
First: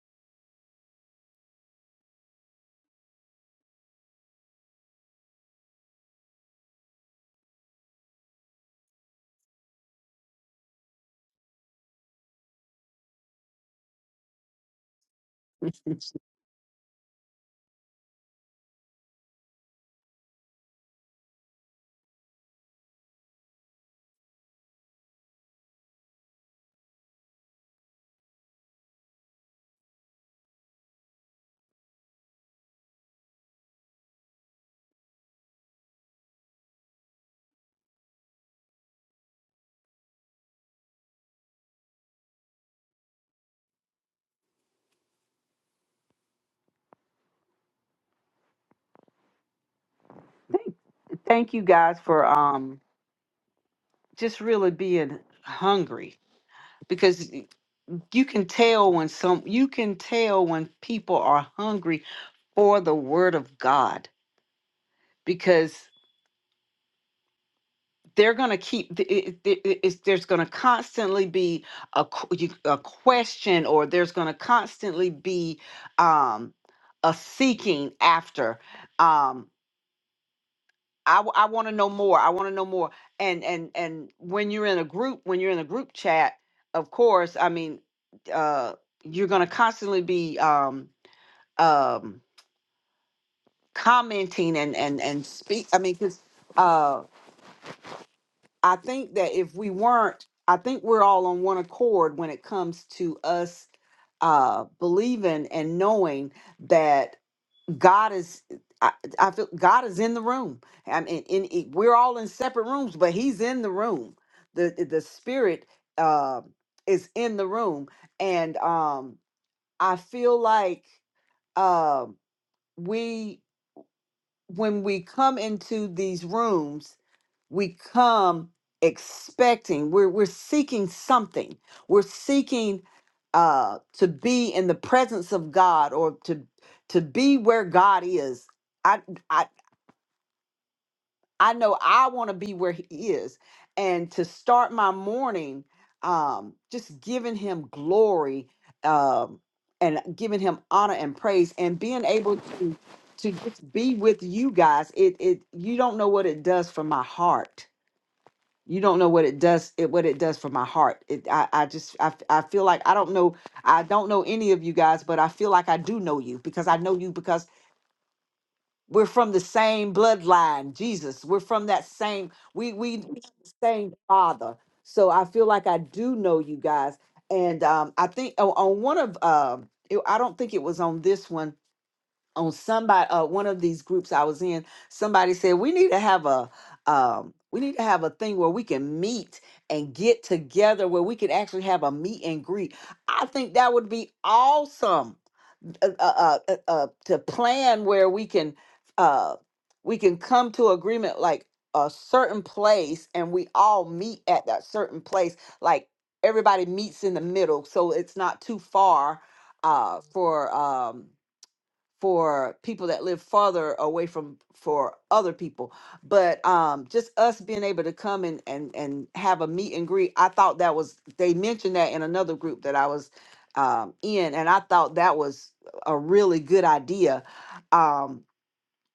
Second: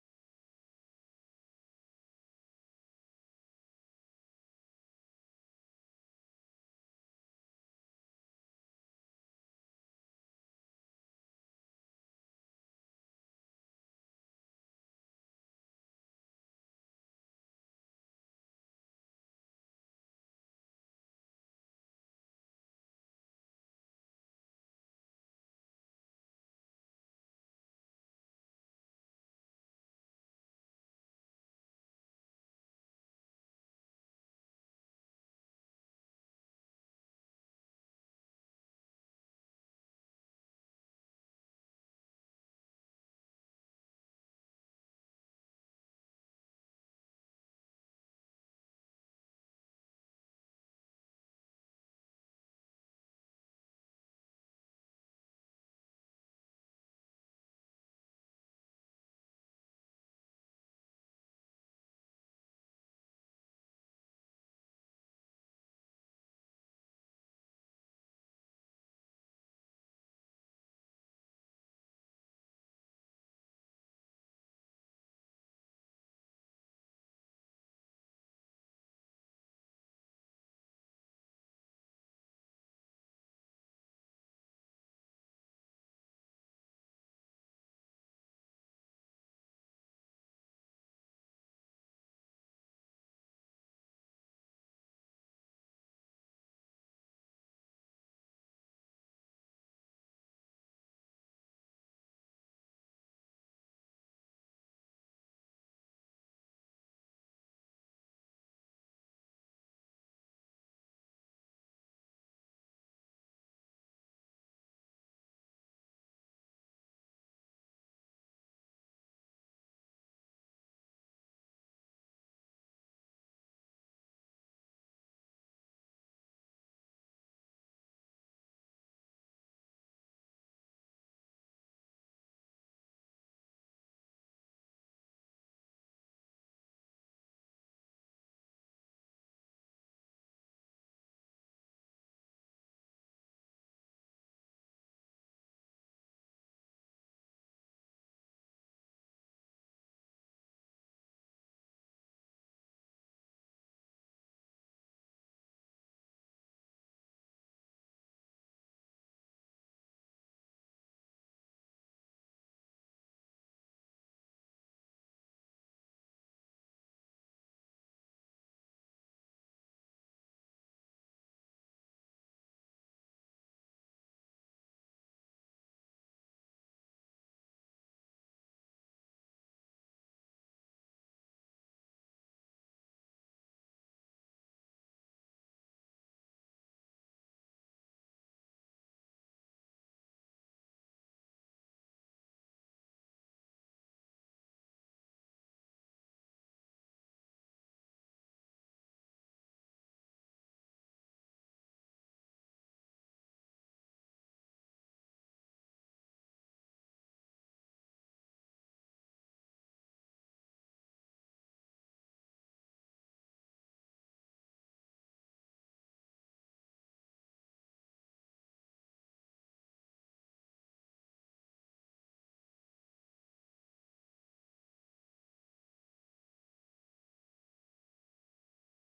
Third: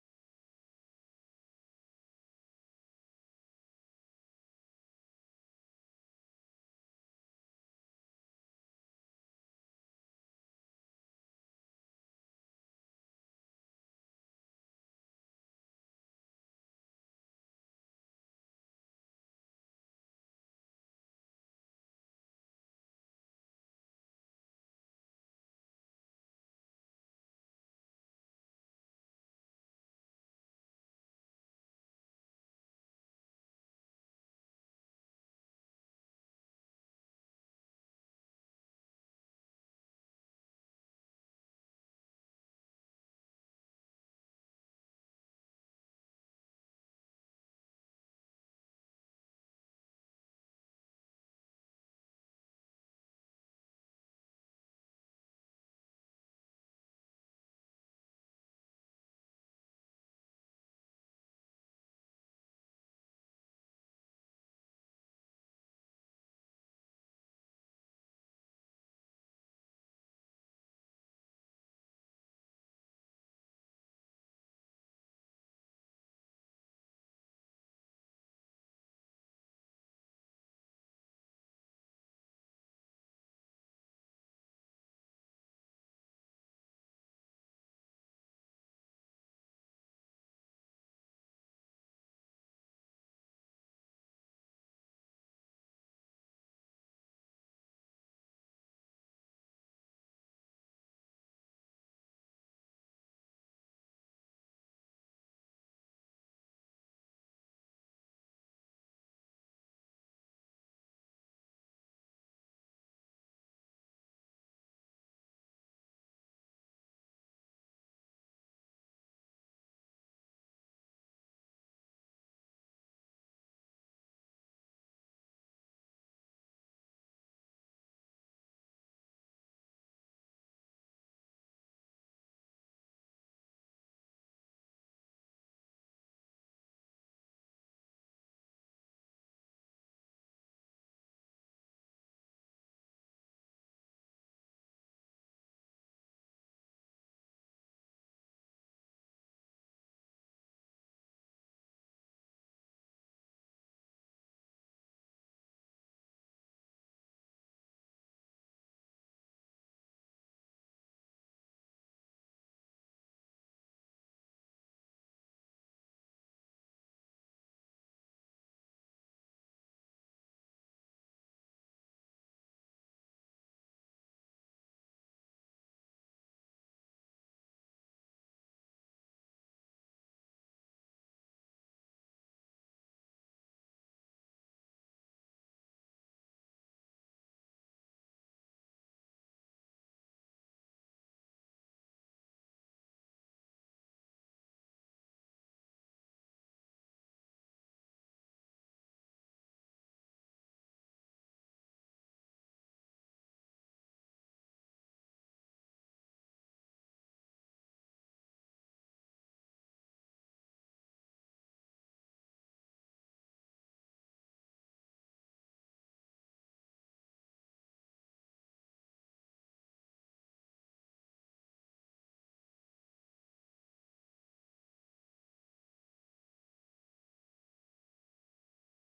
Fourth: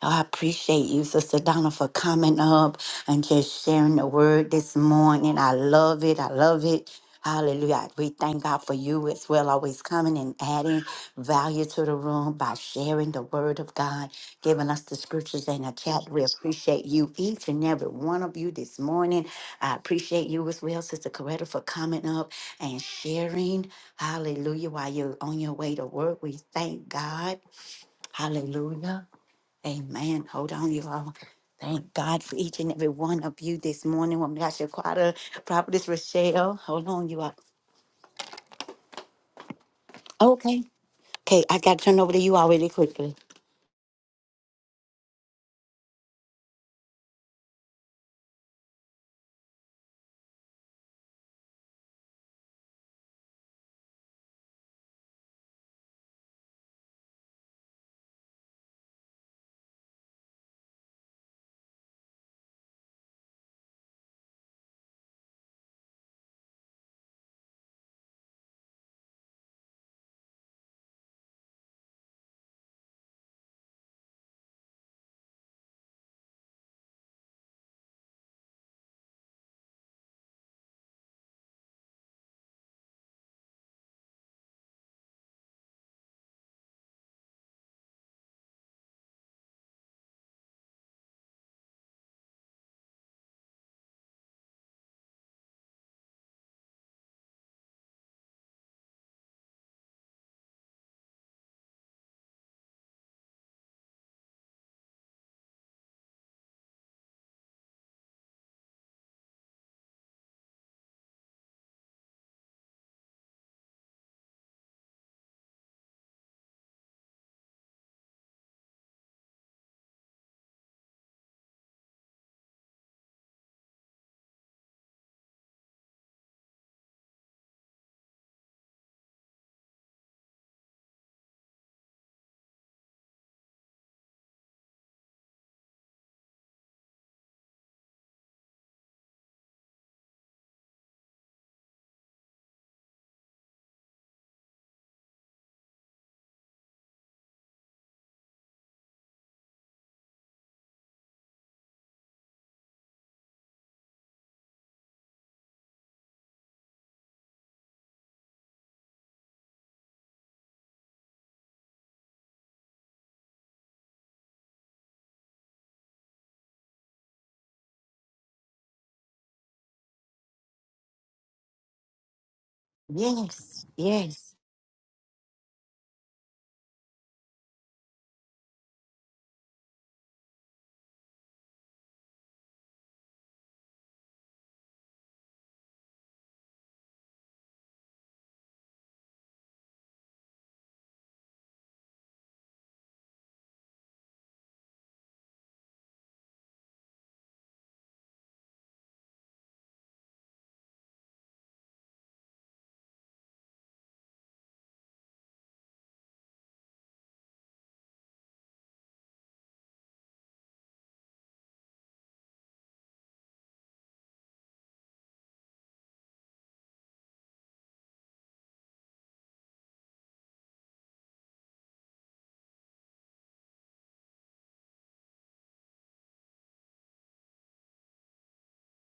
[SPEAKER 1] Oh, I appreciate you, Sister Donna, for coming up and just sharing the word this morning. I love it. I love it. Hallelujah. We thank God for you as well, always coming and adding value to the room by sharing the word of God, giving us the scriptures and the chat. We appreciate you, each and every one of you this morning. I appreciate you as well, Sister Coretta, for coming up and sharing. Hallelujah. While you're on your way to work, we thank God. Hallelujah. Amen. Hold on, you all. Thank God for each and every one of you this morning. Woman of God, Shaquata, Prophetess Rochelle. Hold on, you all. Okay. Okay, I got to turn over to you all really quickly.
[SPEAKER 3] Thank, thank you guys for um just really being hungry because you can tell when some you can tell when people are hungry for the word of God because they're going to keep th- it, it, it- it's, there's going to constantly be a, qu- you- a question or there's going to constantly be um a seeking after um. I, w- I want to know more. I want to know more. And and and when you're in a group, when you're in a group chat, of course, I mean, uh, you're going to constantly be um, um, commenting and and and speak. I mean, because uh, I think that if we weren't, I think we're all on one accord when it comes to us uh, believing and knowing that. God is I, I feel God is in the room. I mean, in, in- we're all in separate rooms, but He's in the room. The the Spirit uh, is in the room, and um, I feel like uh, we when we come into these rooms, we come expecting we're we're seeking something. We're seeking uh, to be in the presence of God or to to be where God is. I. I I know I want to be where he is. And to start my morning, um, just giving him glory um, and giving him honor and praise and being able to to just be with you guys. It it you don't know what it does for my heart. You don't know what it does it what it does for my heart. It I, I just I, f- I feel like I don't know I don't know any of you guys, but I feel like I do know you because I know you because we're from the same bloodline, Jesus. We're from that same, we we we have the
[SPEAKER 1] Yes.
[SPEAKER 3] same
[SPEAKER 1] Yes.
[SPEAKER 3] father. So I feel like I do know you guys. And um, I think oh, on one of um it- I don't think it was on this one, on somebody uh one of these groups I was in, somebody said we need to have a um we need to have a thing where we can meet and get together where we can actually have a meet and greet. I think that would be awesome uh, uh, uh, uh, to plan where we can uh, we can come to agreement like a certain place and we all meet at that certain place like everybody meets in the middle so it's not too far uh, for um, for people that live farther away from for other people but um just us being able to come and and and have a meet and greet i thought that was they mentioned that in another group that i was um in and i thought that was a really good idea um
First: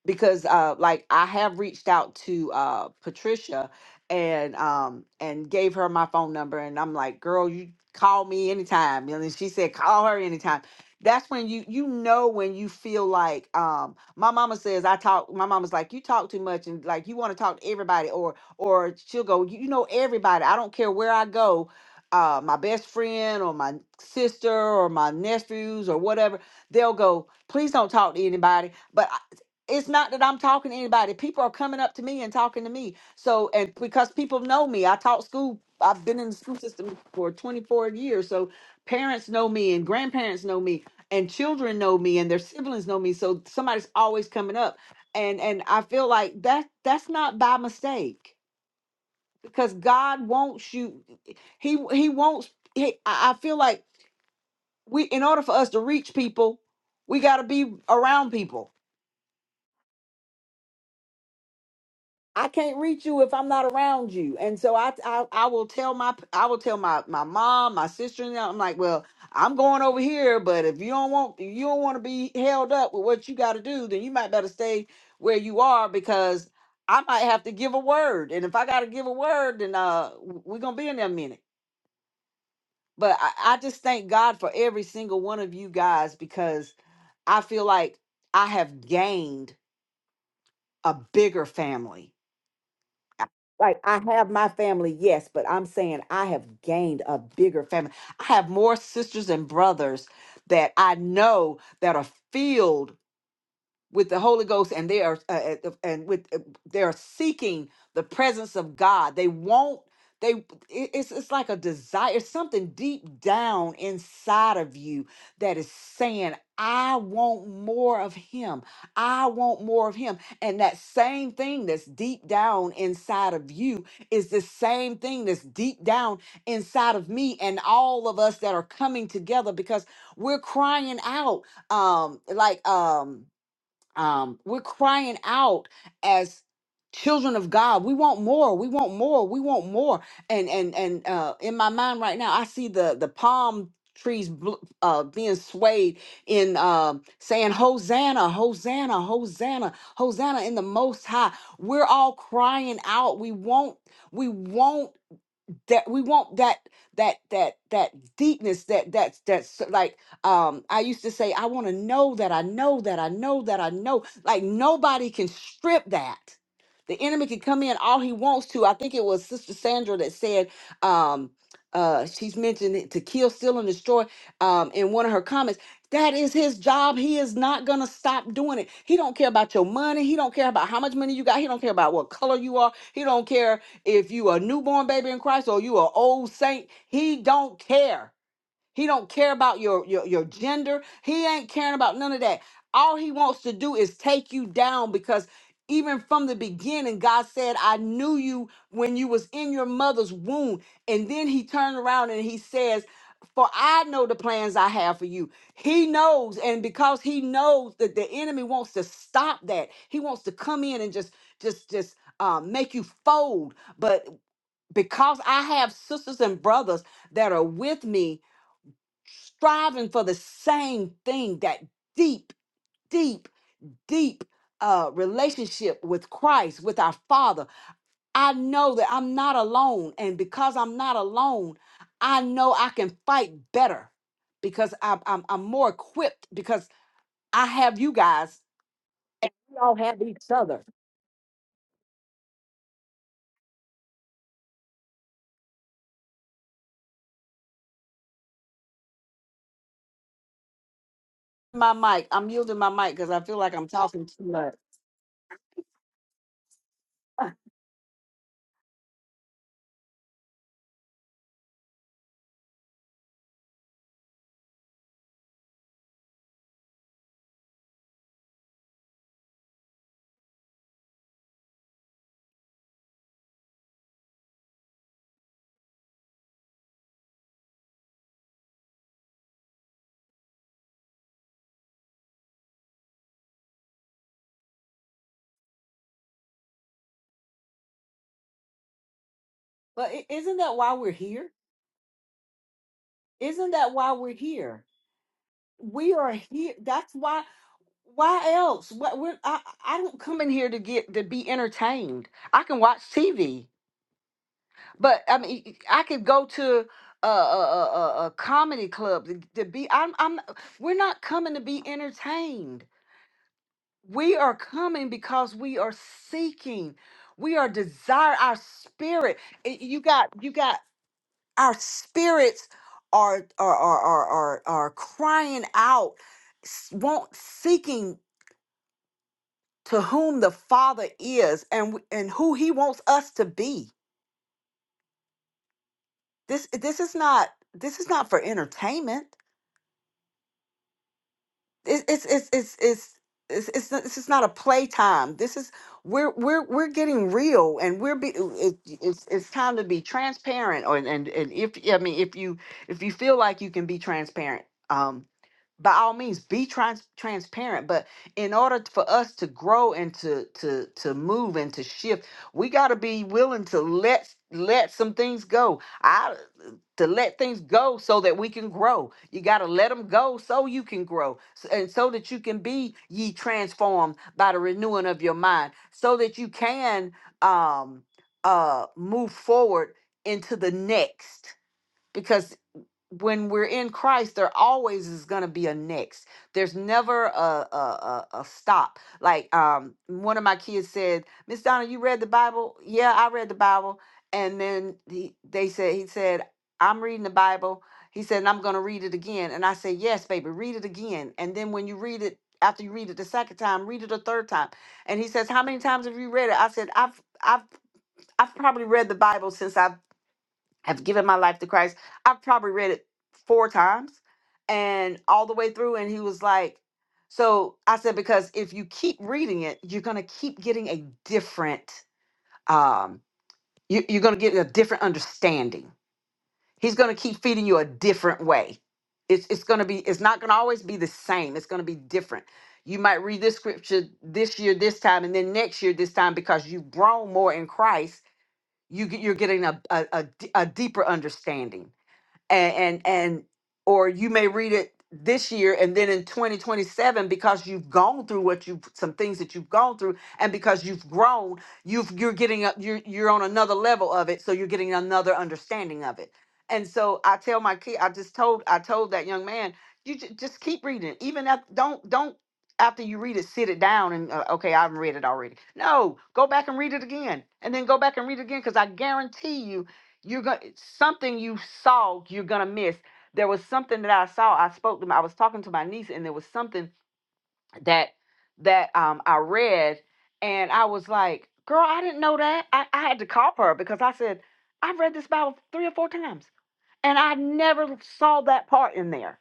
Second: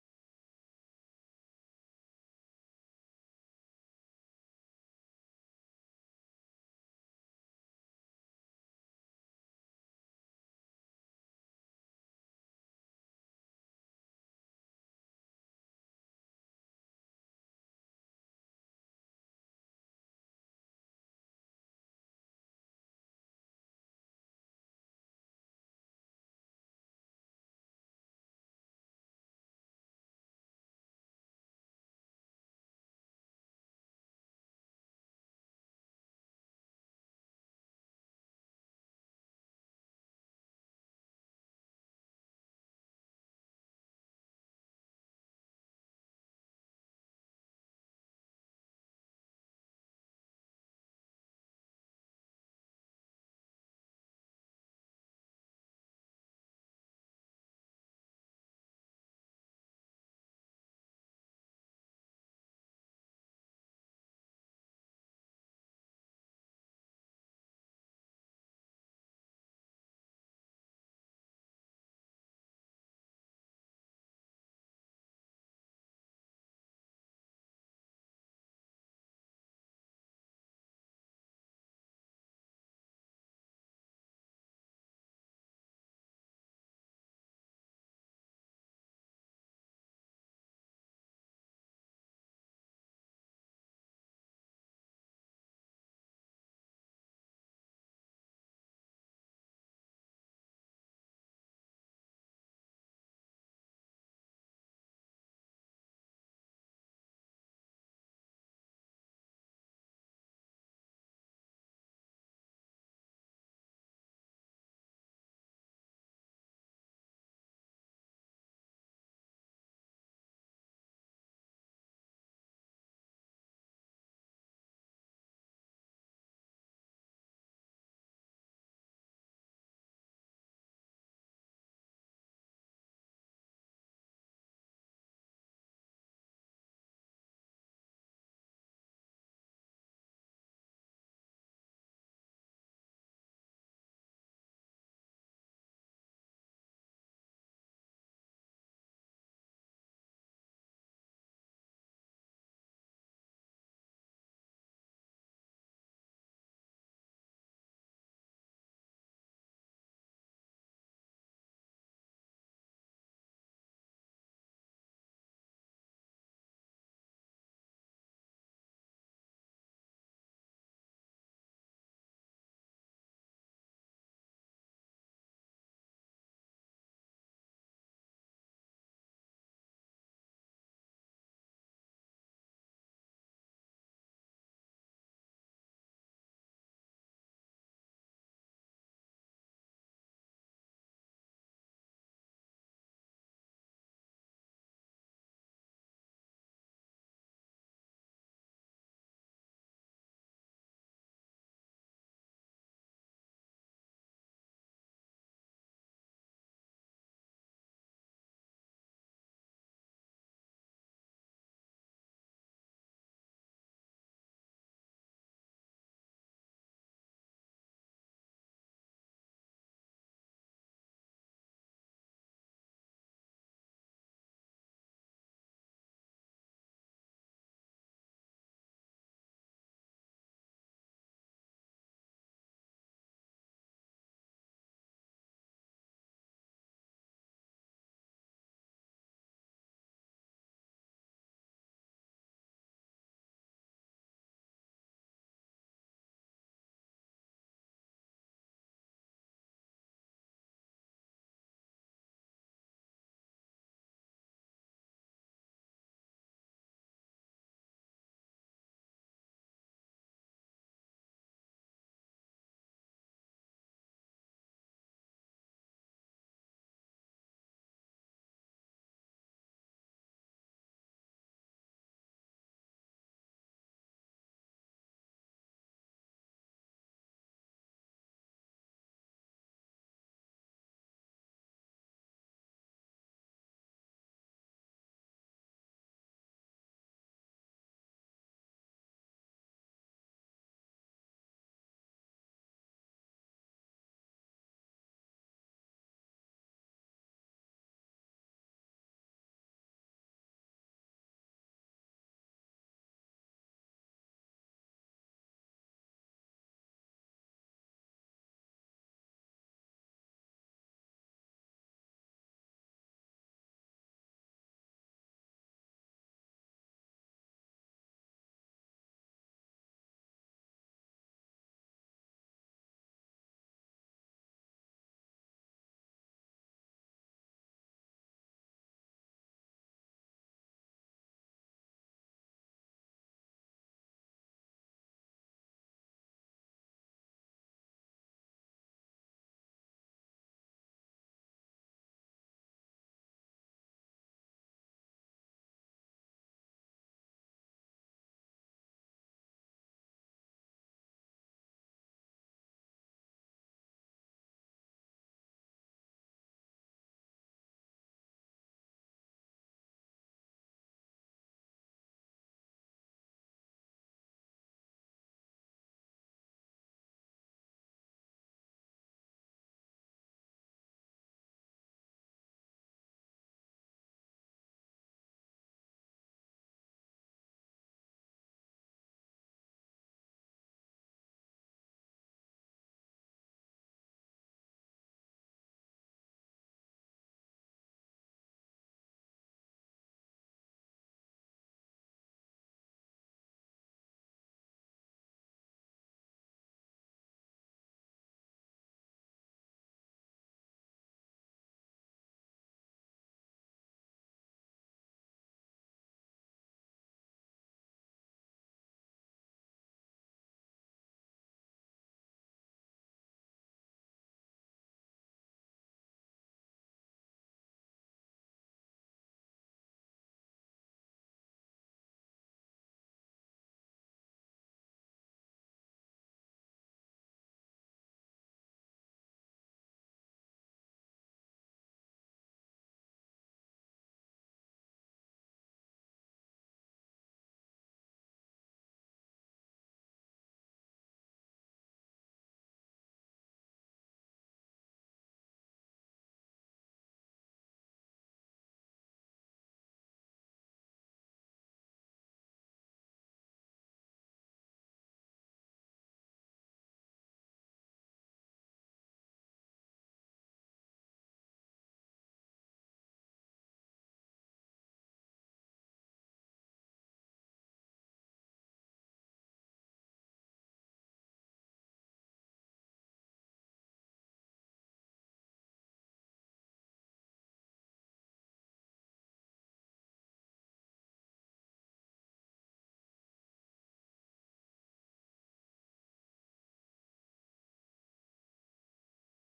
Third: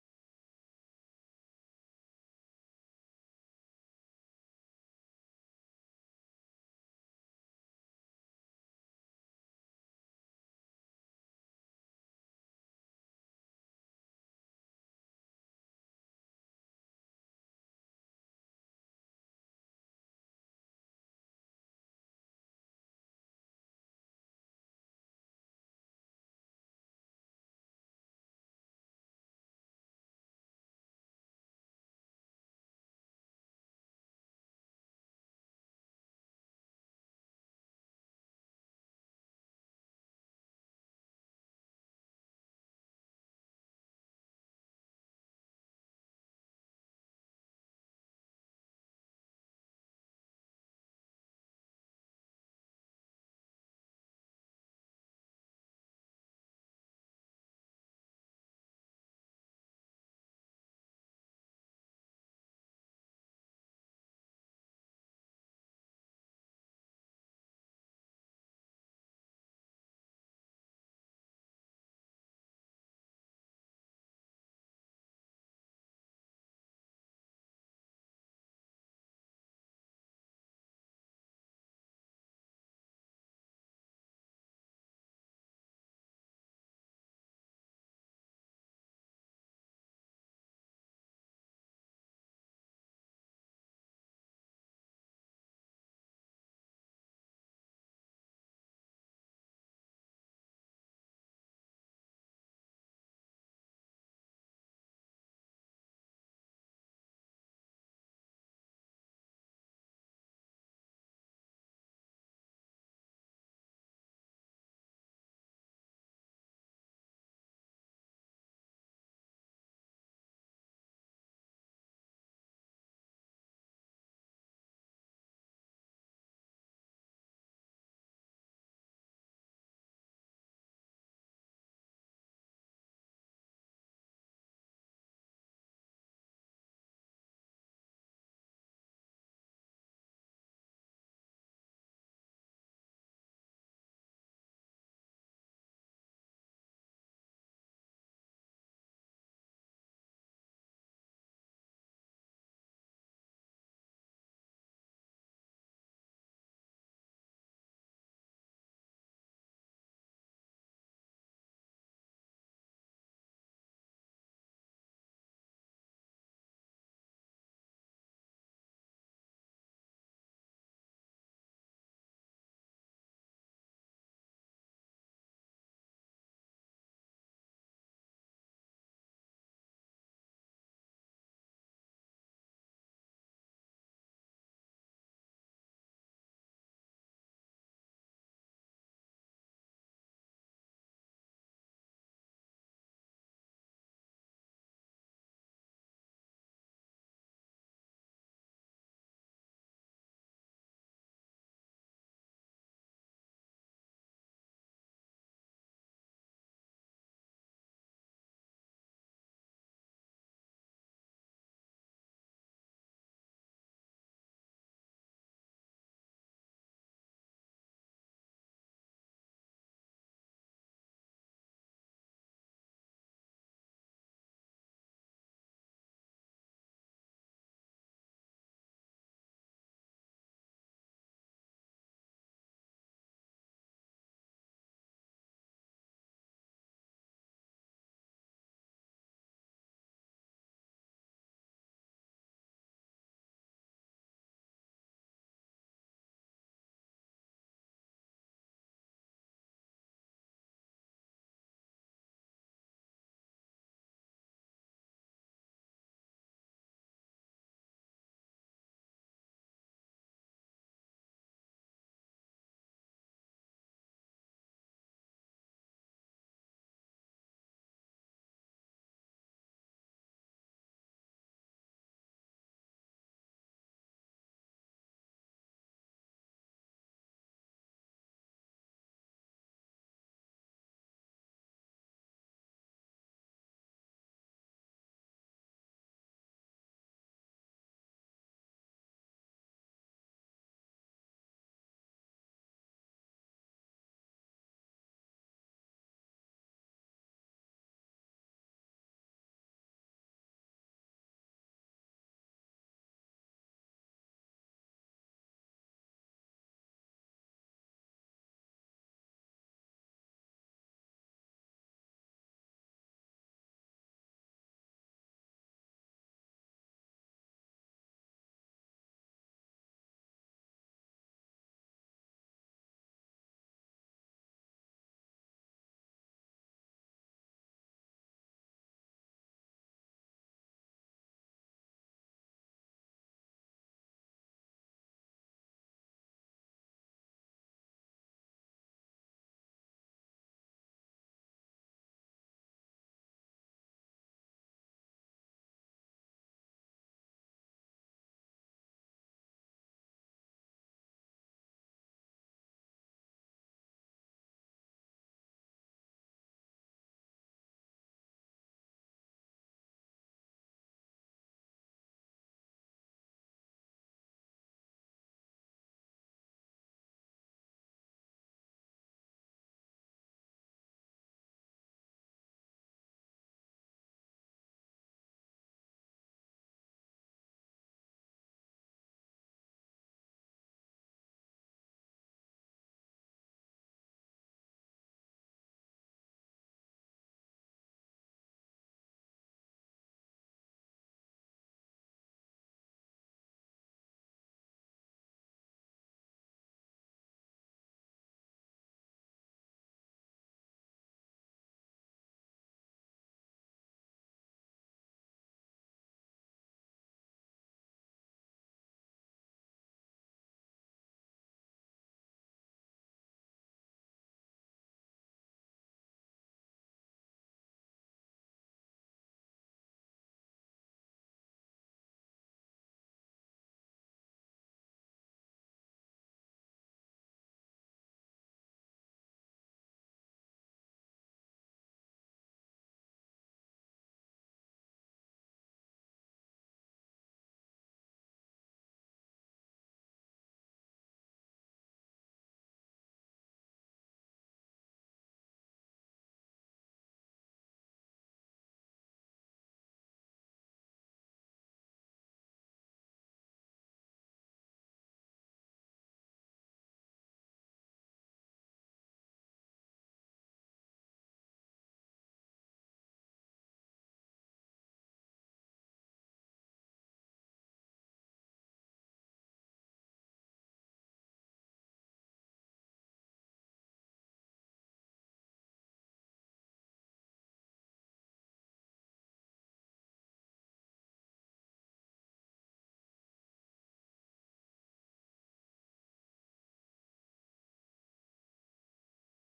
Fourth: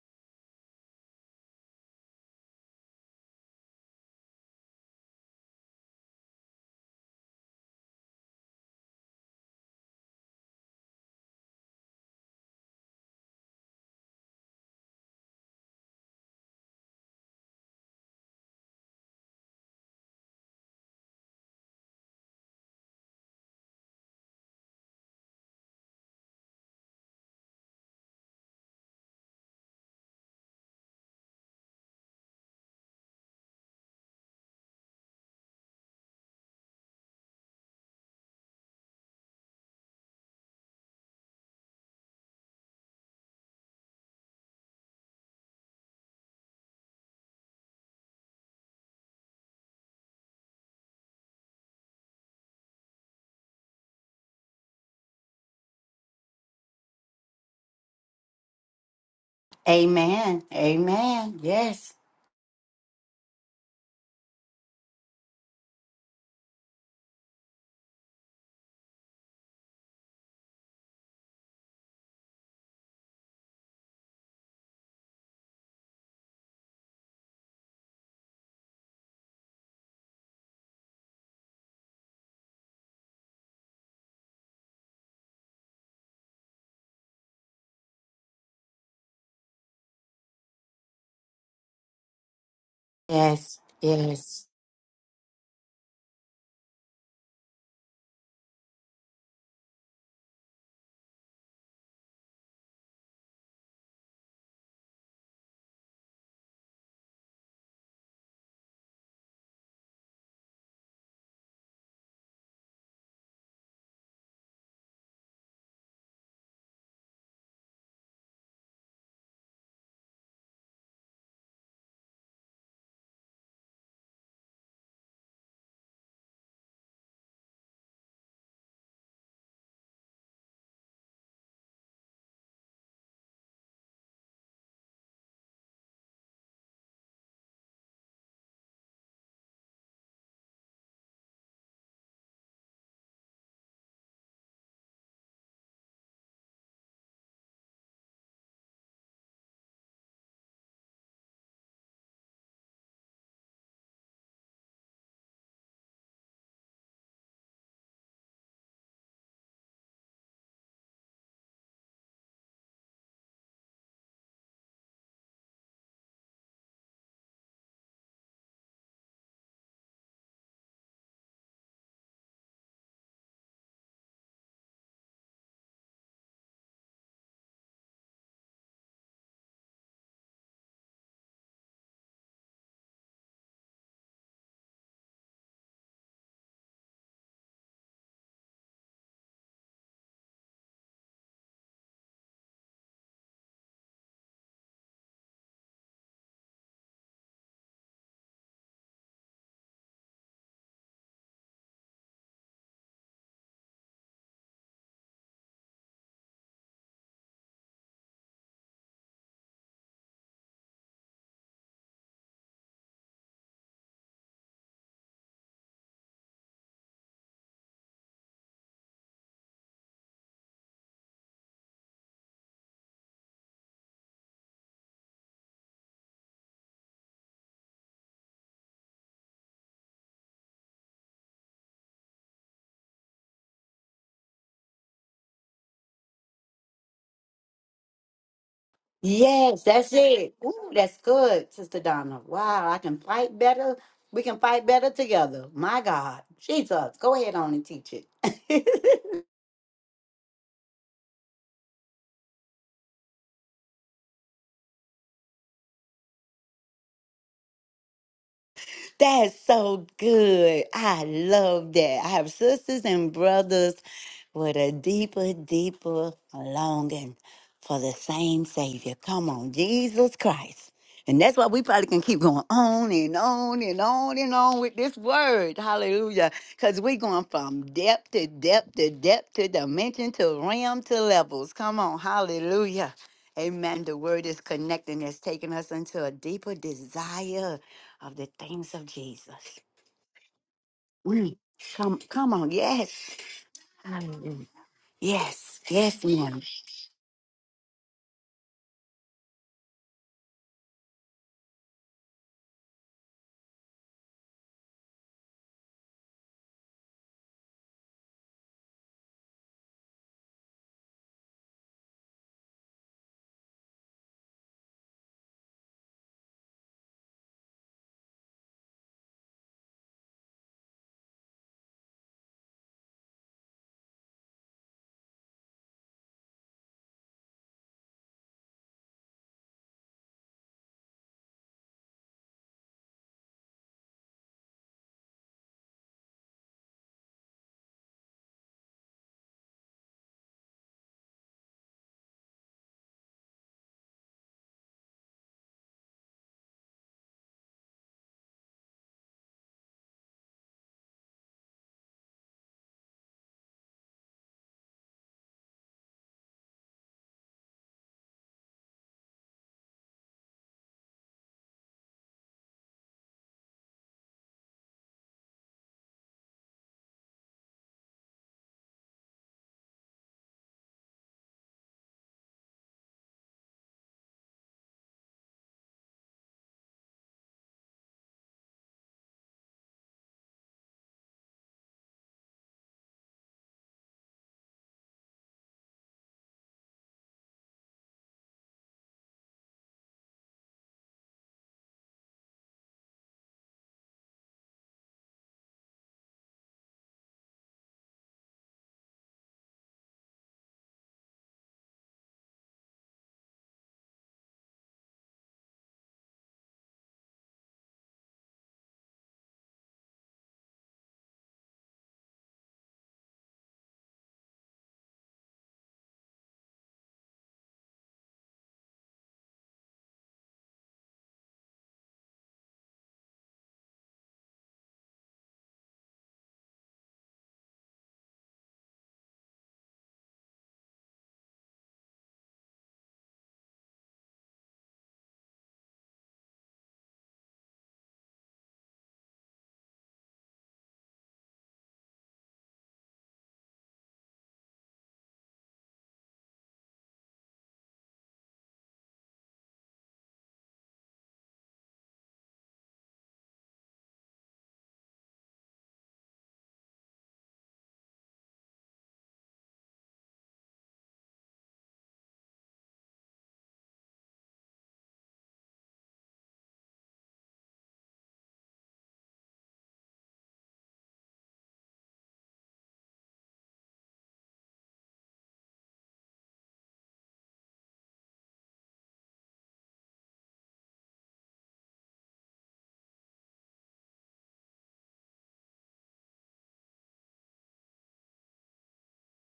[SPEAKER 3] because uh like I have reached out to uh Patricia and um and gave her my phone number and I'm like, girl, you call me anytime. And then she said, call her anytime. That's when you you know when you feel like um my mama says I talk my mama's like you talk too much and like you want to talk to everybody or or she'll go you, you know everybody I don't care where I go uh my best friend or my sister or my nephews or whatever they'll go please don't talk to anybody but it's not that I'm talking to anybody. People are coming up to me and talking to me. So, and because people know me, I taught school. I've been in the school system for 24 years. So, parents know me and grandparents know me and children know me and their siblings know me. So, somebody's always coming up. And and I feel like that that's not by mistake because God wants you he he wants he, I I feel like we in order for us to reach people, we got to be around people
[SPEAKER 1] Amen. Amen. Yes.
[SPEAKER 3] I can't reach you if I'm not around you. And so I I, I will tell my I will tell my my mom, my sister, and I'm like, well, I'm going over here, but if you don't want if you don't want to be held up with what you got to do, then you might better stay where you are because I might have to give a word. And if I got to give a word, then uh w- we're going to be in there a minute. But I, I just thank God for every single one of you guys because I feel like I have gained a bigger family
[SPEAKER 1] Yes.
[SPEAKER 3] Like I have
[SPEAKER 1] Yes.
[SPEAKER 3] my family, yes, but I'm saying I have gained a bigger family. I have more sisters and brothers that I know that are filled with the Holy Ghost, and they are uh, uh, and with uh, they are seeking the presence of God. They won't. They it- it's it's like a desire, something deep down inside of you that is saying, "I want more of Him. I want more of Him." And that same thing that's deep down inside of you is the same thing that's deep down inside of me and all of us that are coming together because we're crying out, um, like um um, we're crying out as children of God. We want more. We want more. We want more. And and and uh, in my mind right now, I see the the palm trees bl- uh, being swayed in um saying Hosanna, Hosanna, Hosanna, Hosanna in the Most High. We're all crying out. We want. We want that we want that that that that deepness that that's that's like um i used to say i want to know that i know that i know that i know like nobody can strip that the enemy can come in all he wants to i think it was sister sandra that said um uh she's mentioned it, to kill steal and destroy um in one of her comments that is his job he is not gonna stop doing it he don't care about your money he don't care about how much money you got he don't care about what color you are he don't care if you a newborn baby in Christ or you a old saint, he don't care. He don't care about your, your your gender. He ain't caring about none of that. All he wants to do is take you down because even from the beginning, God said, I knew you when you was in your mother's womb. And then he turned around and he says, For I know the plans I have for you. He knows, and because he knows that the enemy wants to stop that, he wants to come in and just just just um, make you fold. But because I have sisters and brothers that are with me, striving for the same thing that deep, deep, deep uh, relationship with Christ, with our Father. I know that I'm not alone. And because I'm not alone, I know I can fight better because I'm, I'm, I'm more equipped because I have you guys. We
[SPEAKER 1] Yes,
[SPEAKER 3] all
[SPEAKER 1] that's
[SPEAKER 3] have each
[SPEAKER 1] it.
[SPEAKER 3] other.
[SPEAKER 1] Ooh, that's good, Sister Donna. Wow, I can fight better. We can fight better together. My God. Jesus. Go ahead on and teach it.
[SPEAKER 3] My mic, I'm yielding my mic because I feel like I'm talking too much.
[SPEAKER 1] That is so good. I love that. I have sisters and brothers with a deeper, deeper longing for the same Savior. Come on, Jesus Christ. And that's why we probably can keep going on and on and on and on with this word. Hallelujah. Because we're going from depth to depth to depth to dimension to realm to levels. Come on. Hallelujah. Amen. The word is connecting, it's taking us into a deeper desire of the things of Jesus.
[SPEAKER 3] But i- isn't that why we're here?
[SPEAKER 1] Mm. Come, come on. Yes.
[SPEAKER 3] Isn't that why we're
[SPEAKER 1] Mm.
[SPEAKER 3] here?
[SPEAKER 1] Yes.
[SPEAKER 3] We
[SPEAKER 1] Yes,
[SPEAKER 3] are
[SPEAKER 1] ma'am.
[SPEAKER 3] here. That's why. Why else? What we're, I I don't come in here to get to be entertained. I can watch TV, but I mean I could go to a a, a, a a comedy club to, to be. I'm I'm. We're not coming to be entertained. We are coming because we are seeking. We are desire our spirit. i- You got you got our spirits are are are are are, are crying out, s- want seeking. to whom the father is and and who he wants us to be this this is not this is not for entertainment it's it's it's it's it's it's, it's not, this is not a playtime. This is we're we're we're getting real, and we're be, it, it's it's time to be transparent. Or, and and if I mean if you if you feel like you can be transparent, um, by all means be trans- transparent. But in order t- for us to grow and to to to move and to shift, we got to be willing to let let some things go to let things go so that we can grow. You got to let them go so you can grow s- and so that you can be ye transformed by the renewing of your mind so that you can um uh move forward into the next Because when we're in Christ, there always is going to be a next. There's never a, a a a stop. Like um, one of my kids said, "Miss Donna, you read the Bible?" Yeah, I read the Bible. And then he, they said, he said, "I'm reading the Bible." He said, "And I'm going to read it again." And I said, "Yes, baby, read it again." And then when you read it, after you read it the second time, read it a third time. And he says, "How many times have you read it?" I said, "I've I've I've probably read the Bible since I've have given my life to Christ. I've probably read it four times and all the way through. And he was like, so I said, because if you keep reading it, you're going to keep getting a different, um, you, you're going to get a different understanding. He's going to keep feeding you a different way. It's, it's going to be, it's not going to always be the same. It's going to be different. You might read this scripture this year, this time, and then next year, this time, because you've grown more in Christ, you, get- you're getting a, a, a d- a deeper understanding and and, and or you may read it this year and then in 2027 because you've gone through what you have some things that you've gone through and because you've grown you've you're getting up you're you're on another level of it so you're getting another understanding of it and so i tell my kid i just told i told that young man you ju- just keep reading it even at don't don't after you read it sit it down and uh, okay i've read it already no go back and read it again and then go back and read it again because i guarantee you you're going to something you saw you're gonna miss there was something that i saw i spoke to my, i was talking to my niece and there was something that that um i read and i was like girl i didn't know that i, I had to call her because i said i've read this bible three or four times and i never saw that part in there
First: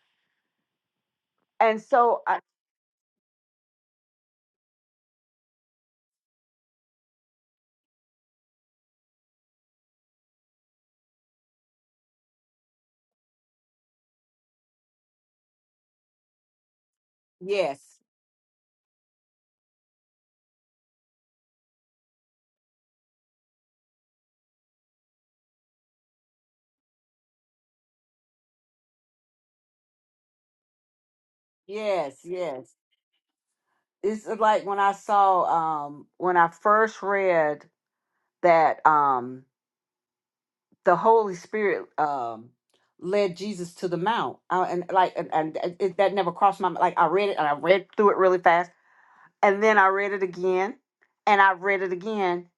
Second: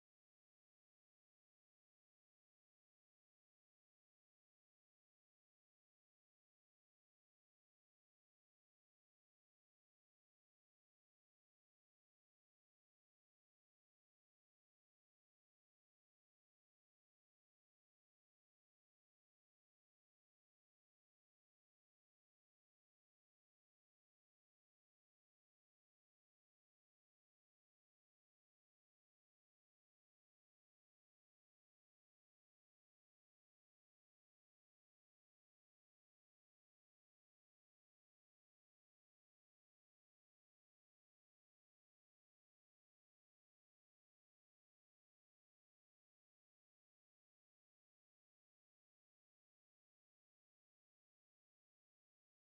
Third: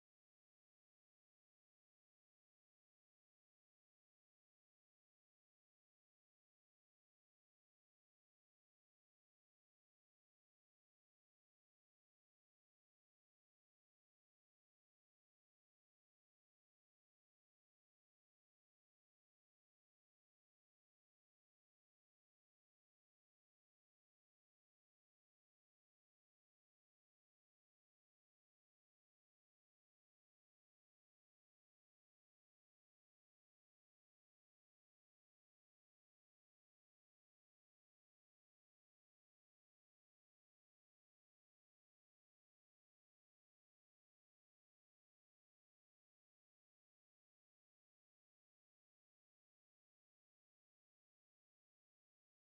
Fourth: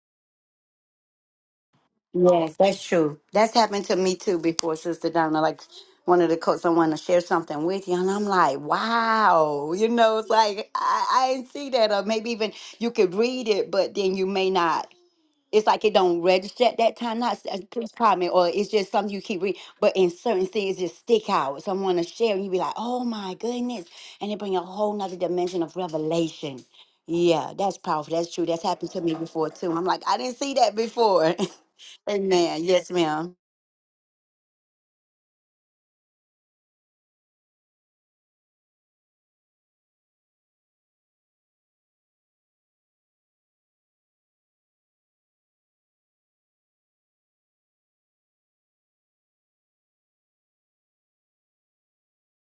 [SPEAKER 3] and so I,
[SPEAKER 1] Yes, that's true. That's happened to me too before, Sister Donna. Like one of the coaches, I want to share something with you, and I'm like, wow. You know, it's like I, I didn't see that, or maybe even you could read it, but then you may not. it's like it don't register at that time. Not s- uh,
[SPEAKER 3] yes
[SPEAKER 1] please comment, or it's just something you keep reading. But in certain things, just stick out. Someone to share, and you be like, "Oh my goodness!" And it bring a whole nother dimension of revelation. Yeah, that's powerful. That's true. That's happened to me before too. I'm like, I didn't see that before.
[SPEAKER 3] yes
[SPEAKER 1] amen.
[SPEAKER 3] yes
[SPEAKER 1] Yes, ma'am.
[SPEAKER 3] this is like when i saw um when i first read that um. the Holy Spirit um led Jesus to the mount. Uh, and like and, and it, that never crossed my mind. Like I read it and I read through it really fast. And then I read it again and I read it again.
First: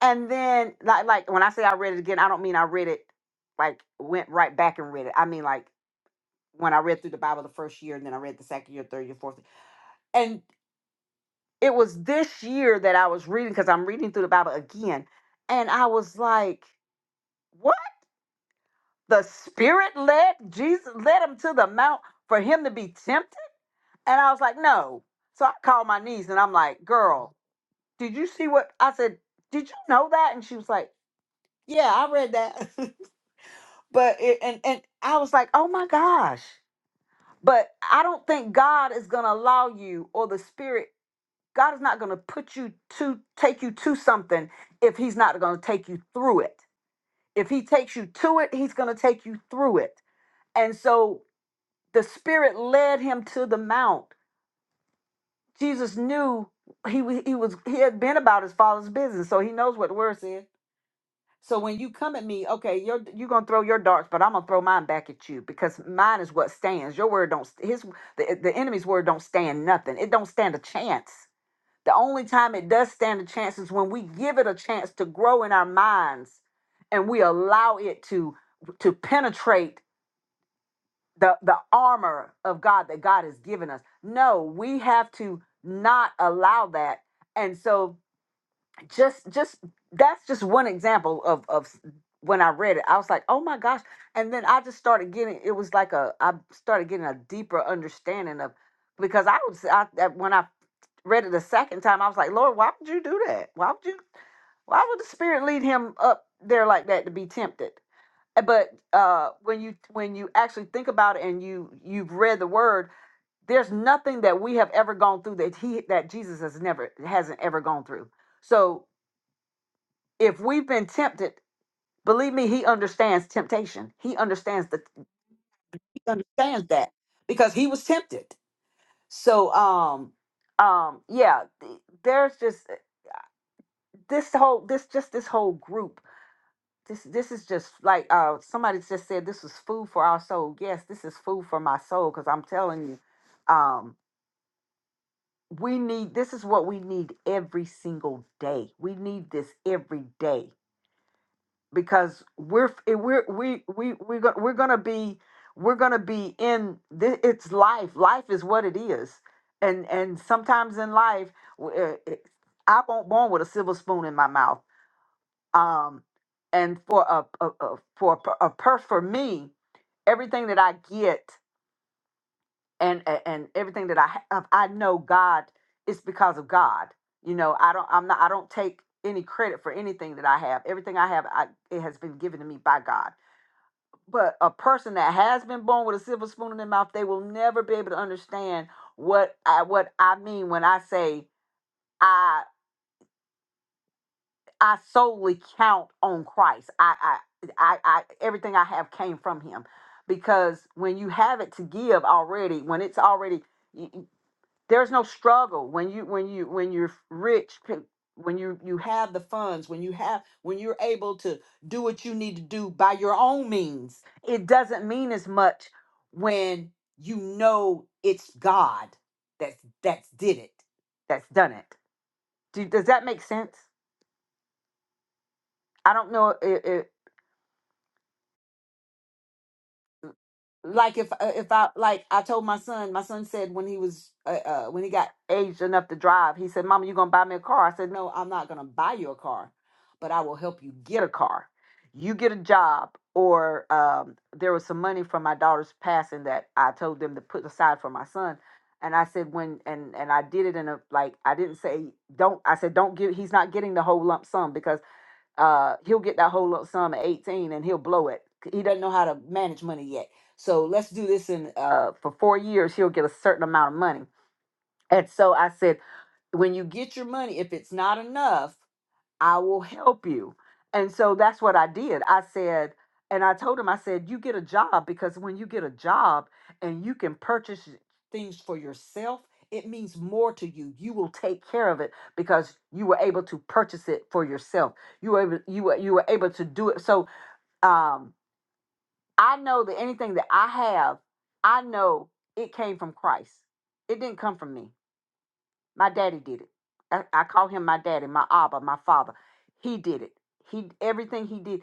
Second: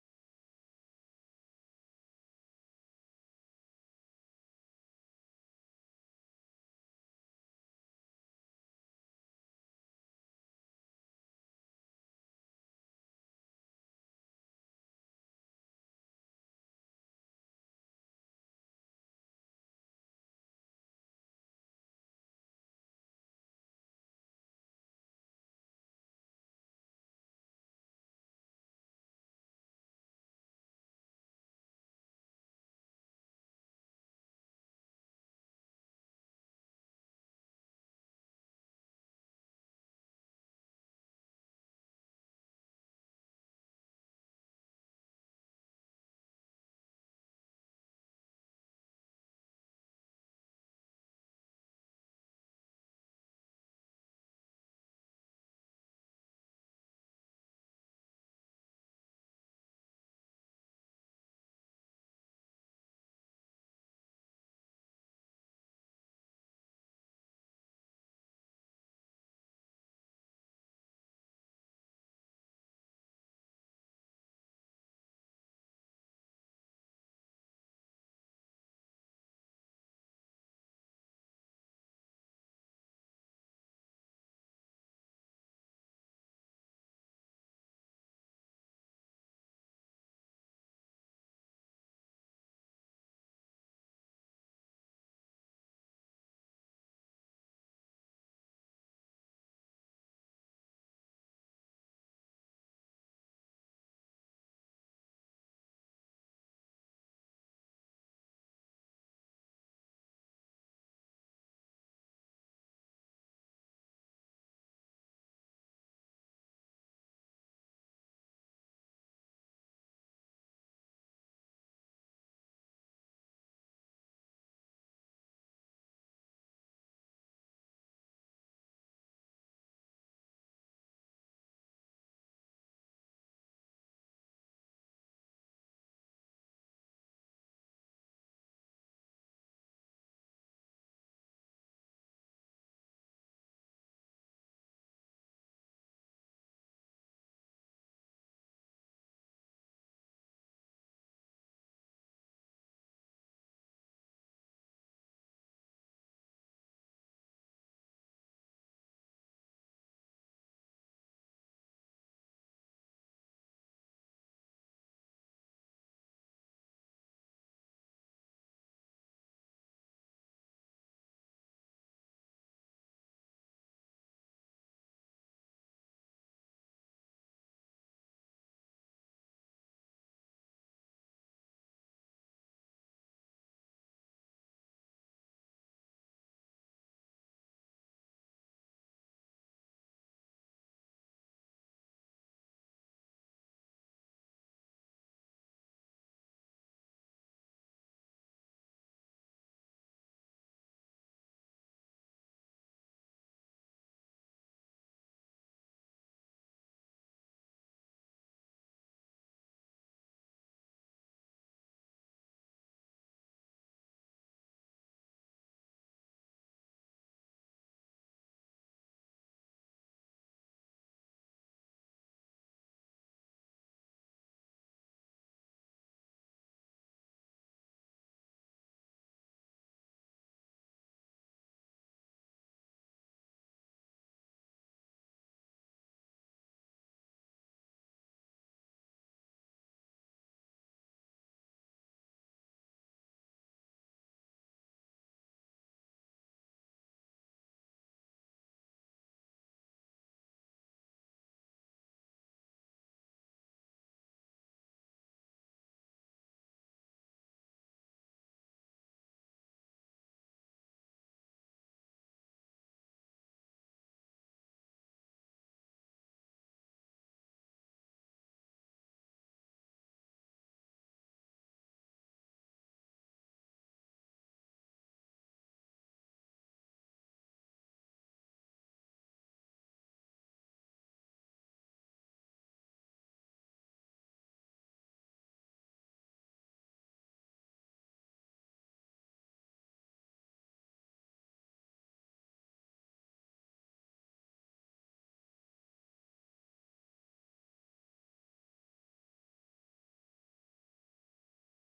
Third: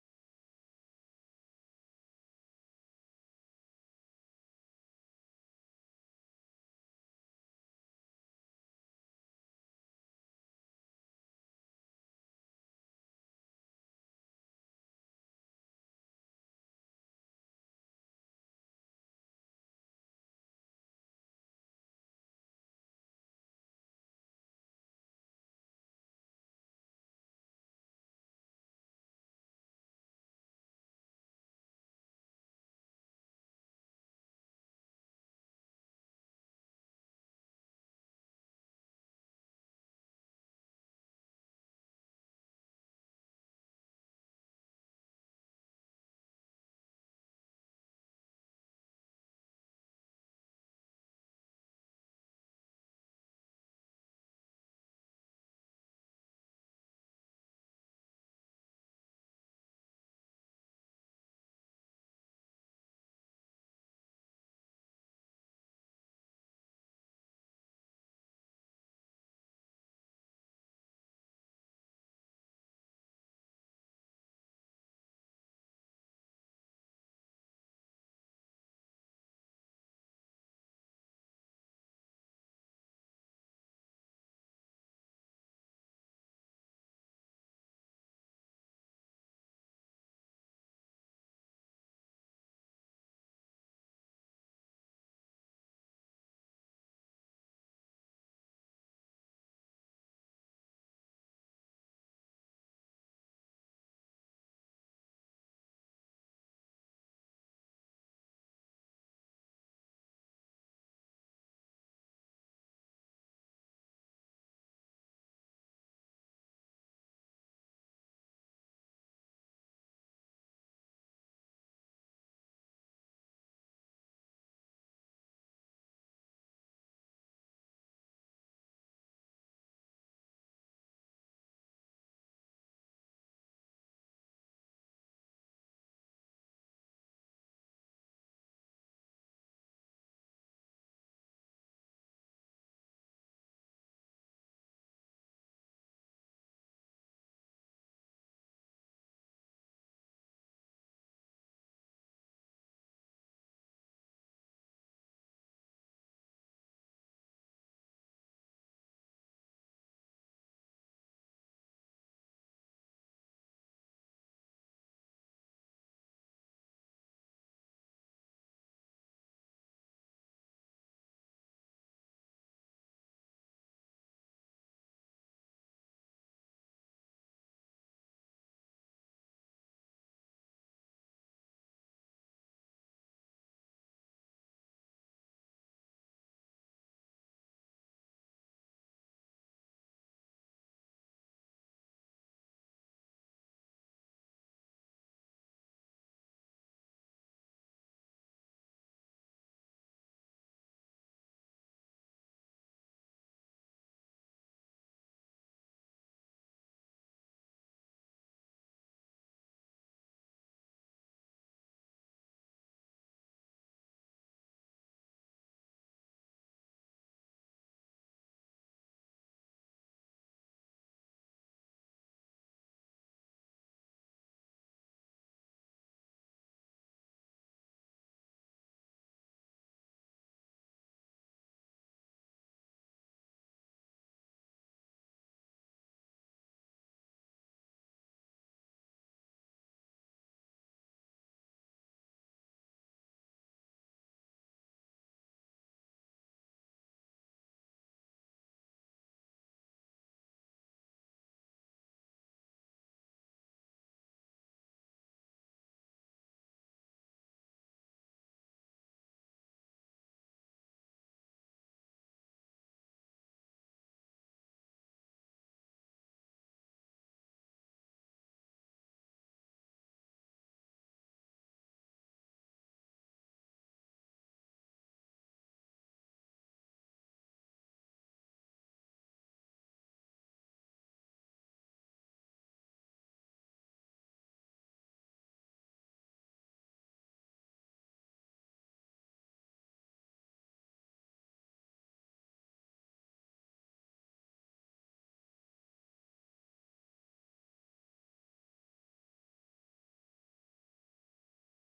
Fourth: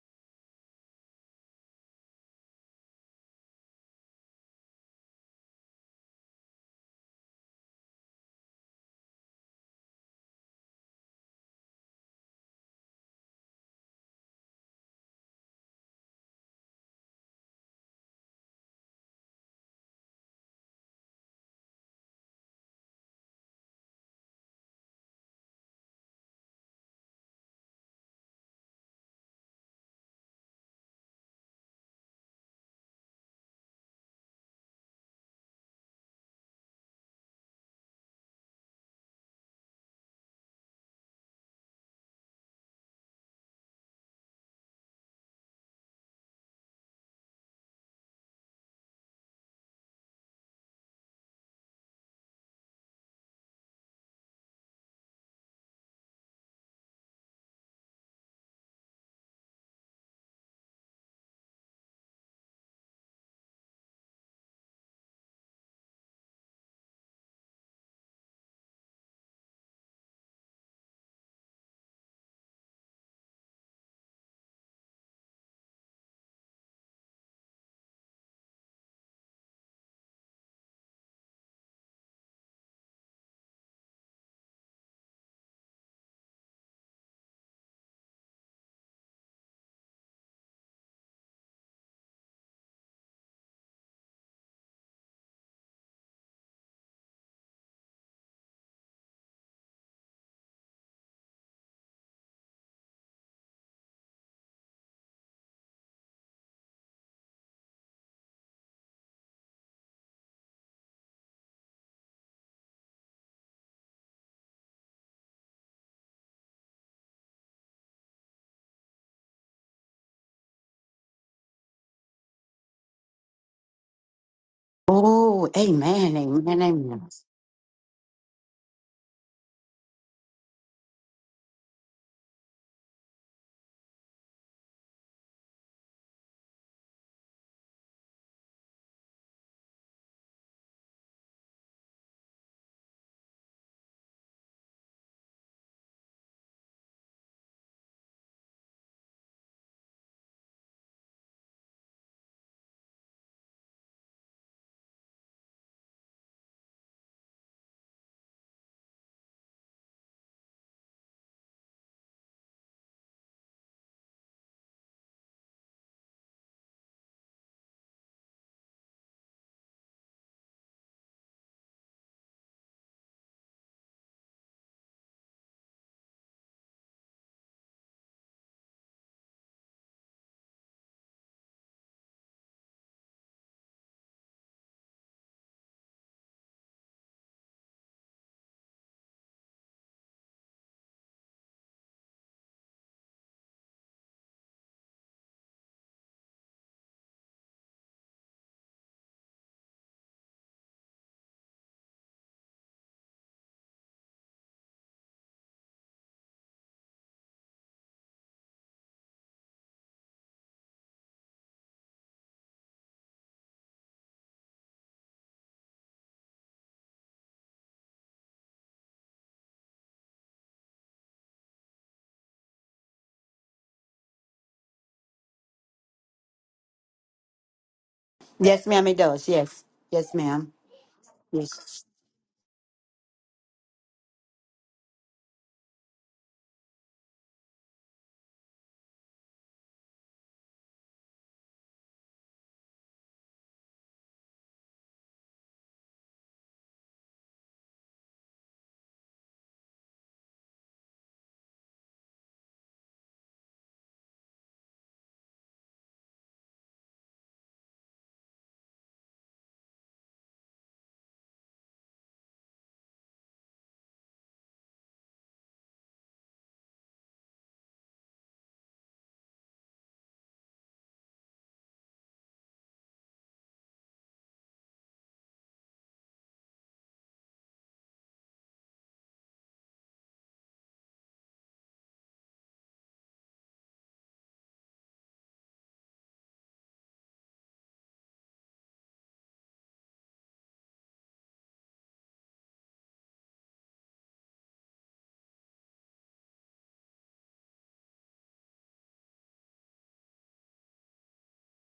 [SPEAKER 3] And then like like when I say I read it again, I don't mean I read it like went right back and read it. I mean like when I read through the Bible the first year and then I read the second year, third year, fourth. year. And it was this year that I was reading because I'm reading through the Bible again. And I was like, the spirit led jesus led him to the mount for him to be tempted and i was like no so i called my niece and i'm like girl did you see what i said did you know that and she was like yeah i read that but it, and and i was like oh my gosh but i don't think god is going to allow you or the spirit god is not going to put you to take you to something if he's not going to take you through it if he takes you to it he's going to take you through it and so the spirit led him to the mount jesus knew he wa- he was he had been about his father's business so he knows what the word said so when you come at me okay you're you're gonna throw your darts but i'm gonna throw mine back at you because mine is what stands your word don't st- his the, the enemy's word don't stand nothing it don't stand a chance the only time it does stand a chance is when we give it a chance to grow in our minds and we allow it to to penetrate the the armor of God that God has given us. No, we have to not allow that. And so just just that's just one example of of s- when I read it. I was like, "Oh my gosh." And then I just started getting it was like a I started getting a deeper understanding of because I was I, that when I read it the second time, I was like, "Lord, why would you do that? Why would you why would the spirit lead him up there like that to be tempted?" Uh, but uh, when you when you actually think about it and you you've read the word there's nothing that we have ever gone through that he that jesus has never hasn't ever gone through so if we've been tempted believe me he understands temptation he understands the
[SPEAKER 1] Oh,
[SPEAKER 3] he
[SPEAKER 1] amen. Amen.
[SPEAKER 3] understands that
[SPEAKER 1] Amen.
[SPEAKER 3] because he was tempted so um um yeah th- there's just this whole this just this whole group this this is just like uh somebody just said this was food for our soul. Yes, this is food for my soul because I'm telling you, um, we need this is what we need every single day. We need this every day because we're f- eh, we're we we we're gonna we're gonna be we're gonna be in this, it's life. Life is what it is, and and sometimes in life. w- eh, eh, I won't born with a silver spoon in my mouth um, and for a, a, a for a, per- a per for me, everything that I get and a- and everything that I have, I know God is because of God. You know, I don't I'm not I don't take any credit for anything that I have. Everything I have, I, it has been given to me by God. But a person that has been born with a silver spoon in their mouth, they will never be able to understand what I what I mean when I say I. I solely count on Christ. I, I, I, I, everything I have came from Him, because when you have it to give already, when it's already, y- y- there's no struggle. When you, when you, when you're rich, p- when you you have the funds, when you have, when you're able to do what you need to do by your own means, it doesn't mean as much when you know it's God that's that's did it, that's done it. Do, does that make sense? I don't know
[SPEAKER 1] Yes, ma'am. It does. Yes. Yes, ma'am.
[SPEAKER 3] like if uh, if I
[SPEAKER 1] Yes.
[SPEAKER 3] like I told my son, my son said when he was uh, uh when he got aged enough to drive, he said, "Mama, you gonna buy me a car?" I said, "No, I'm not gonna buy you a car, but I will help you get a car. You get a job." Or um, there was some money from my daughter's passing that I told them to put aside for my son, and I said when and and I did it in a like I didn't say don't I said don't give he's not getting the whole lump sum because uh, he'll get that whole lump sum at 18 and he'll blow it. He doesn't know how to manage money yet. So let's do this in uh, for four years, he'll get a certain amount of money. And so I said, when you get your money, if it's not enough, I will help you. And so that's what I did. I said, and I told him, I said, you get a job because when you get a job and you can purchase things for yourself, it means more to you. You will take care of it because you were able to purchase it for yourself. You were able, you were, you were able to do it. So um, I know that anything that I have, I know it came from Christ. It didn't come from me. My daddy did it. I, I call him my daddy, my Abba, my father. He did it. He everything he did,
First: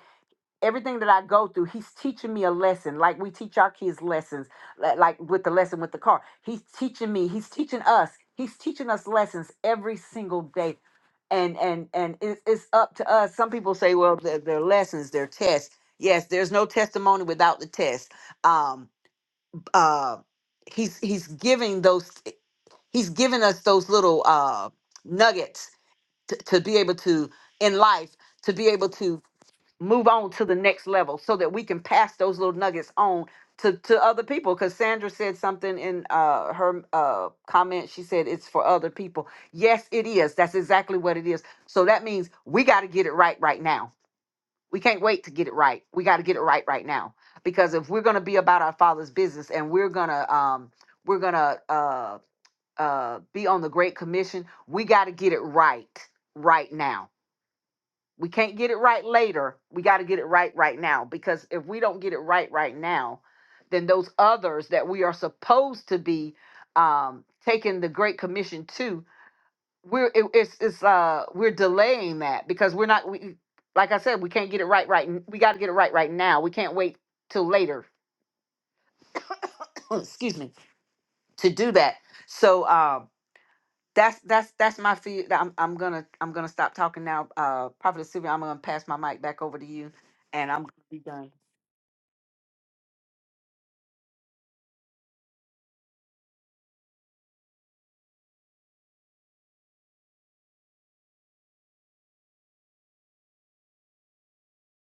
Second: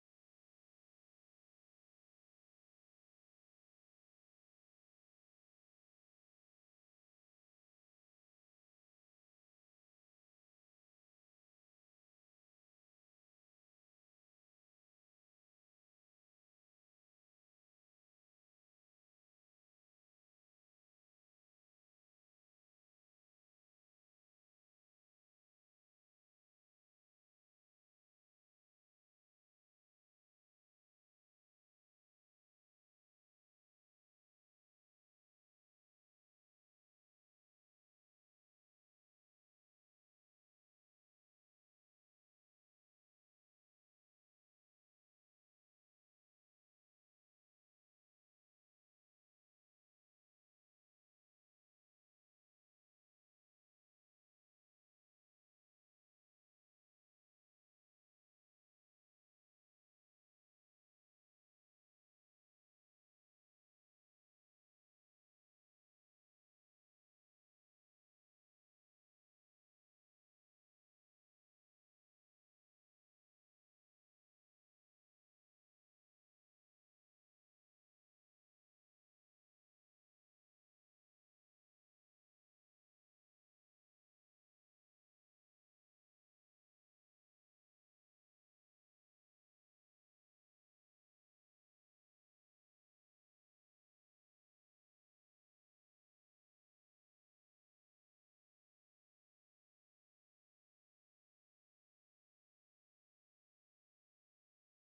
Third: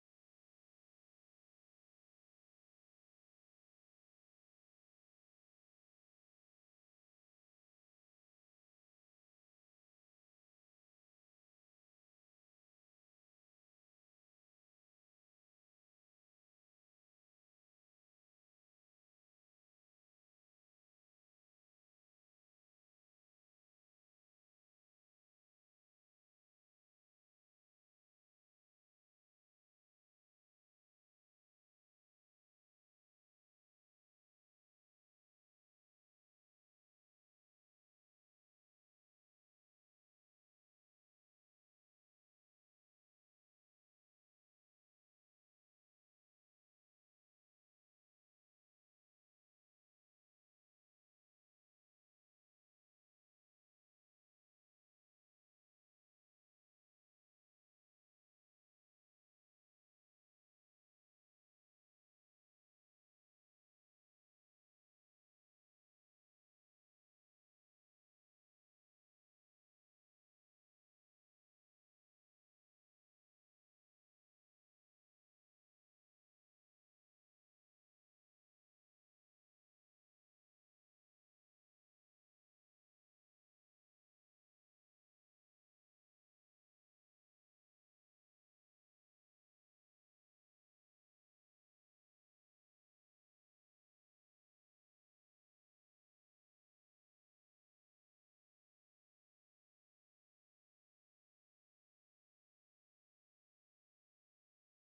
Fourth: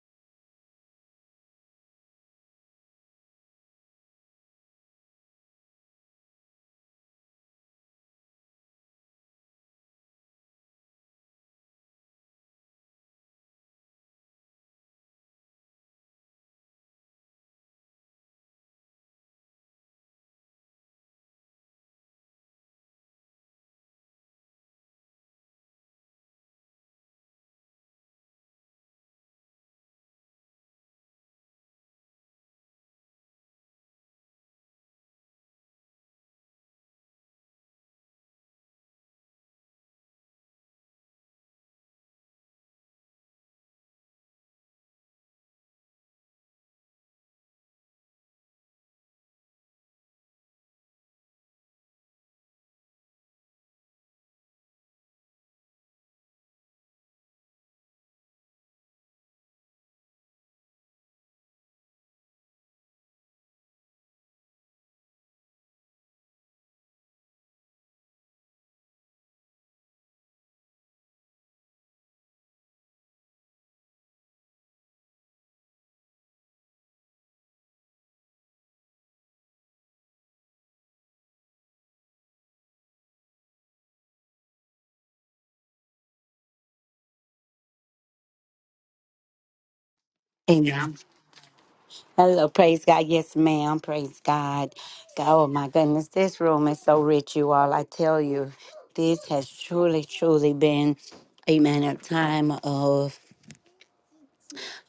[SPEAKER 3] everything that I go through, he's teaching me a lesson. Like we teach our kids lessons, li- like with the lesson with the car. He's teaching me. He's teaching us. He's teaching us lessons every single day. And and and it's, it's up to us. Some people say, well, their, their lessons, their tests. Yes, there's no testimony without the test. Um, uh, he's he's giving those. He's given us those little uh, nuggets to, to be able to, in life, to be able to move on to the next level so that we can pass those little nuggets on to, to other people. Because Sandra said something in uh, her uh, comment. She said, It's for other people. Yes, it is. That's exactly what it is. So that means we got to get it right right now. We can't wait to get it right. We got to get it right right now. Because if we're going to be about our Father's business and we're going to, um, we're going to, uh, uh be on the great commission we got to get it right right now we can't get it right later we got to get it right right now because if we don't get it right right now then those others that we are supposed to be um taking the great commission to we're it, it's it's uh we're delaying that because we're not we like i said we can't get it right right n- we got to get it right right now we can't wait till later excuse me to do that so um that's that's that's my fear. I'm I'm gonna I'm gonna stop talking now. Uh, Prophet Sylvia, I'm gonna pass my mic back over to you, and I'm gonna
[SPEAKER 1] Amen.
[SPEAKER 3] be done.
[SPEAKER 1] Hello, praise God. Yes, ma'am. Praise God. God, Oh my goodness, this room is so rich, you all. I tell you, this has truly, truly been, amen, a time of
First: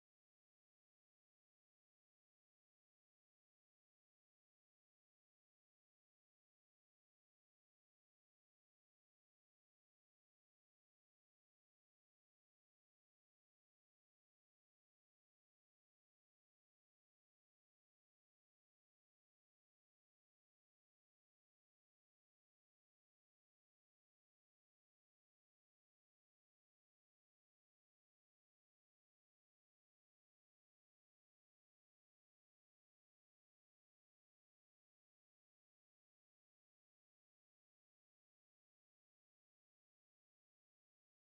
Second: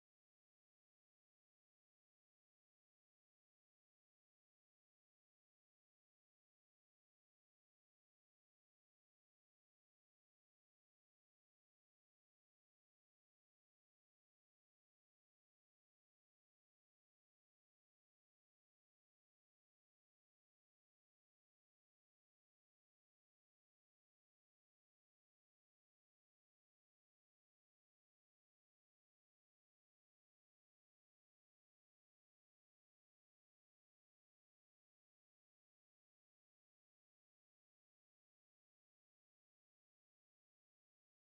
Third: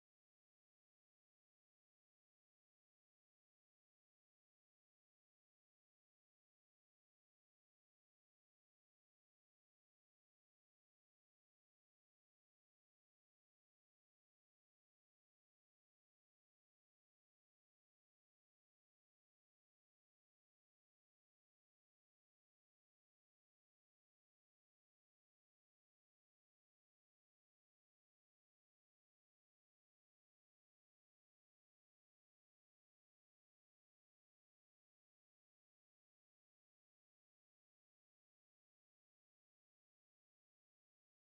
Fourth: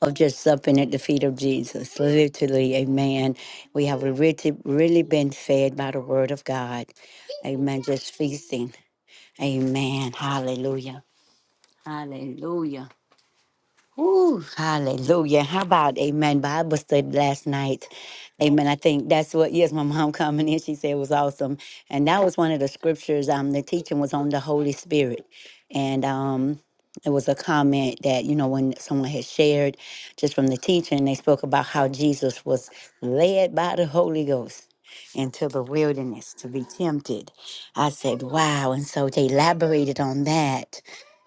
[SPEAKER 1] of just supping at the feet of Jesus. Literally, amen. We have really, really been fed by the word of God. Amen. Just feasting. Amen. Hallelujah. Hallelujah. Whew, hallelujah. How about amen? Bible study last night. Amen. I think that's what, yes, my mom coming in, she said it was awesome. And that was one of the scriptures. Um, the teaching was on the Holy Spirit. And um, it was a comment that, you know, when someone had shared just from the teaching, they spoke about how Jesus was led by the Holy Ghost into the wilderness to be tempted. I said, wow. And so they elaborated on that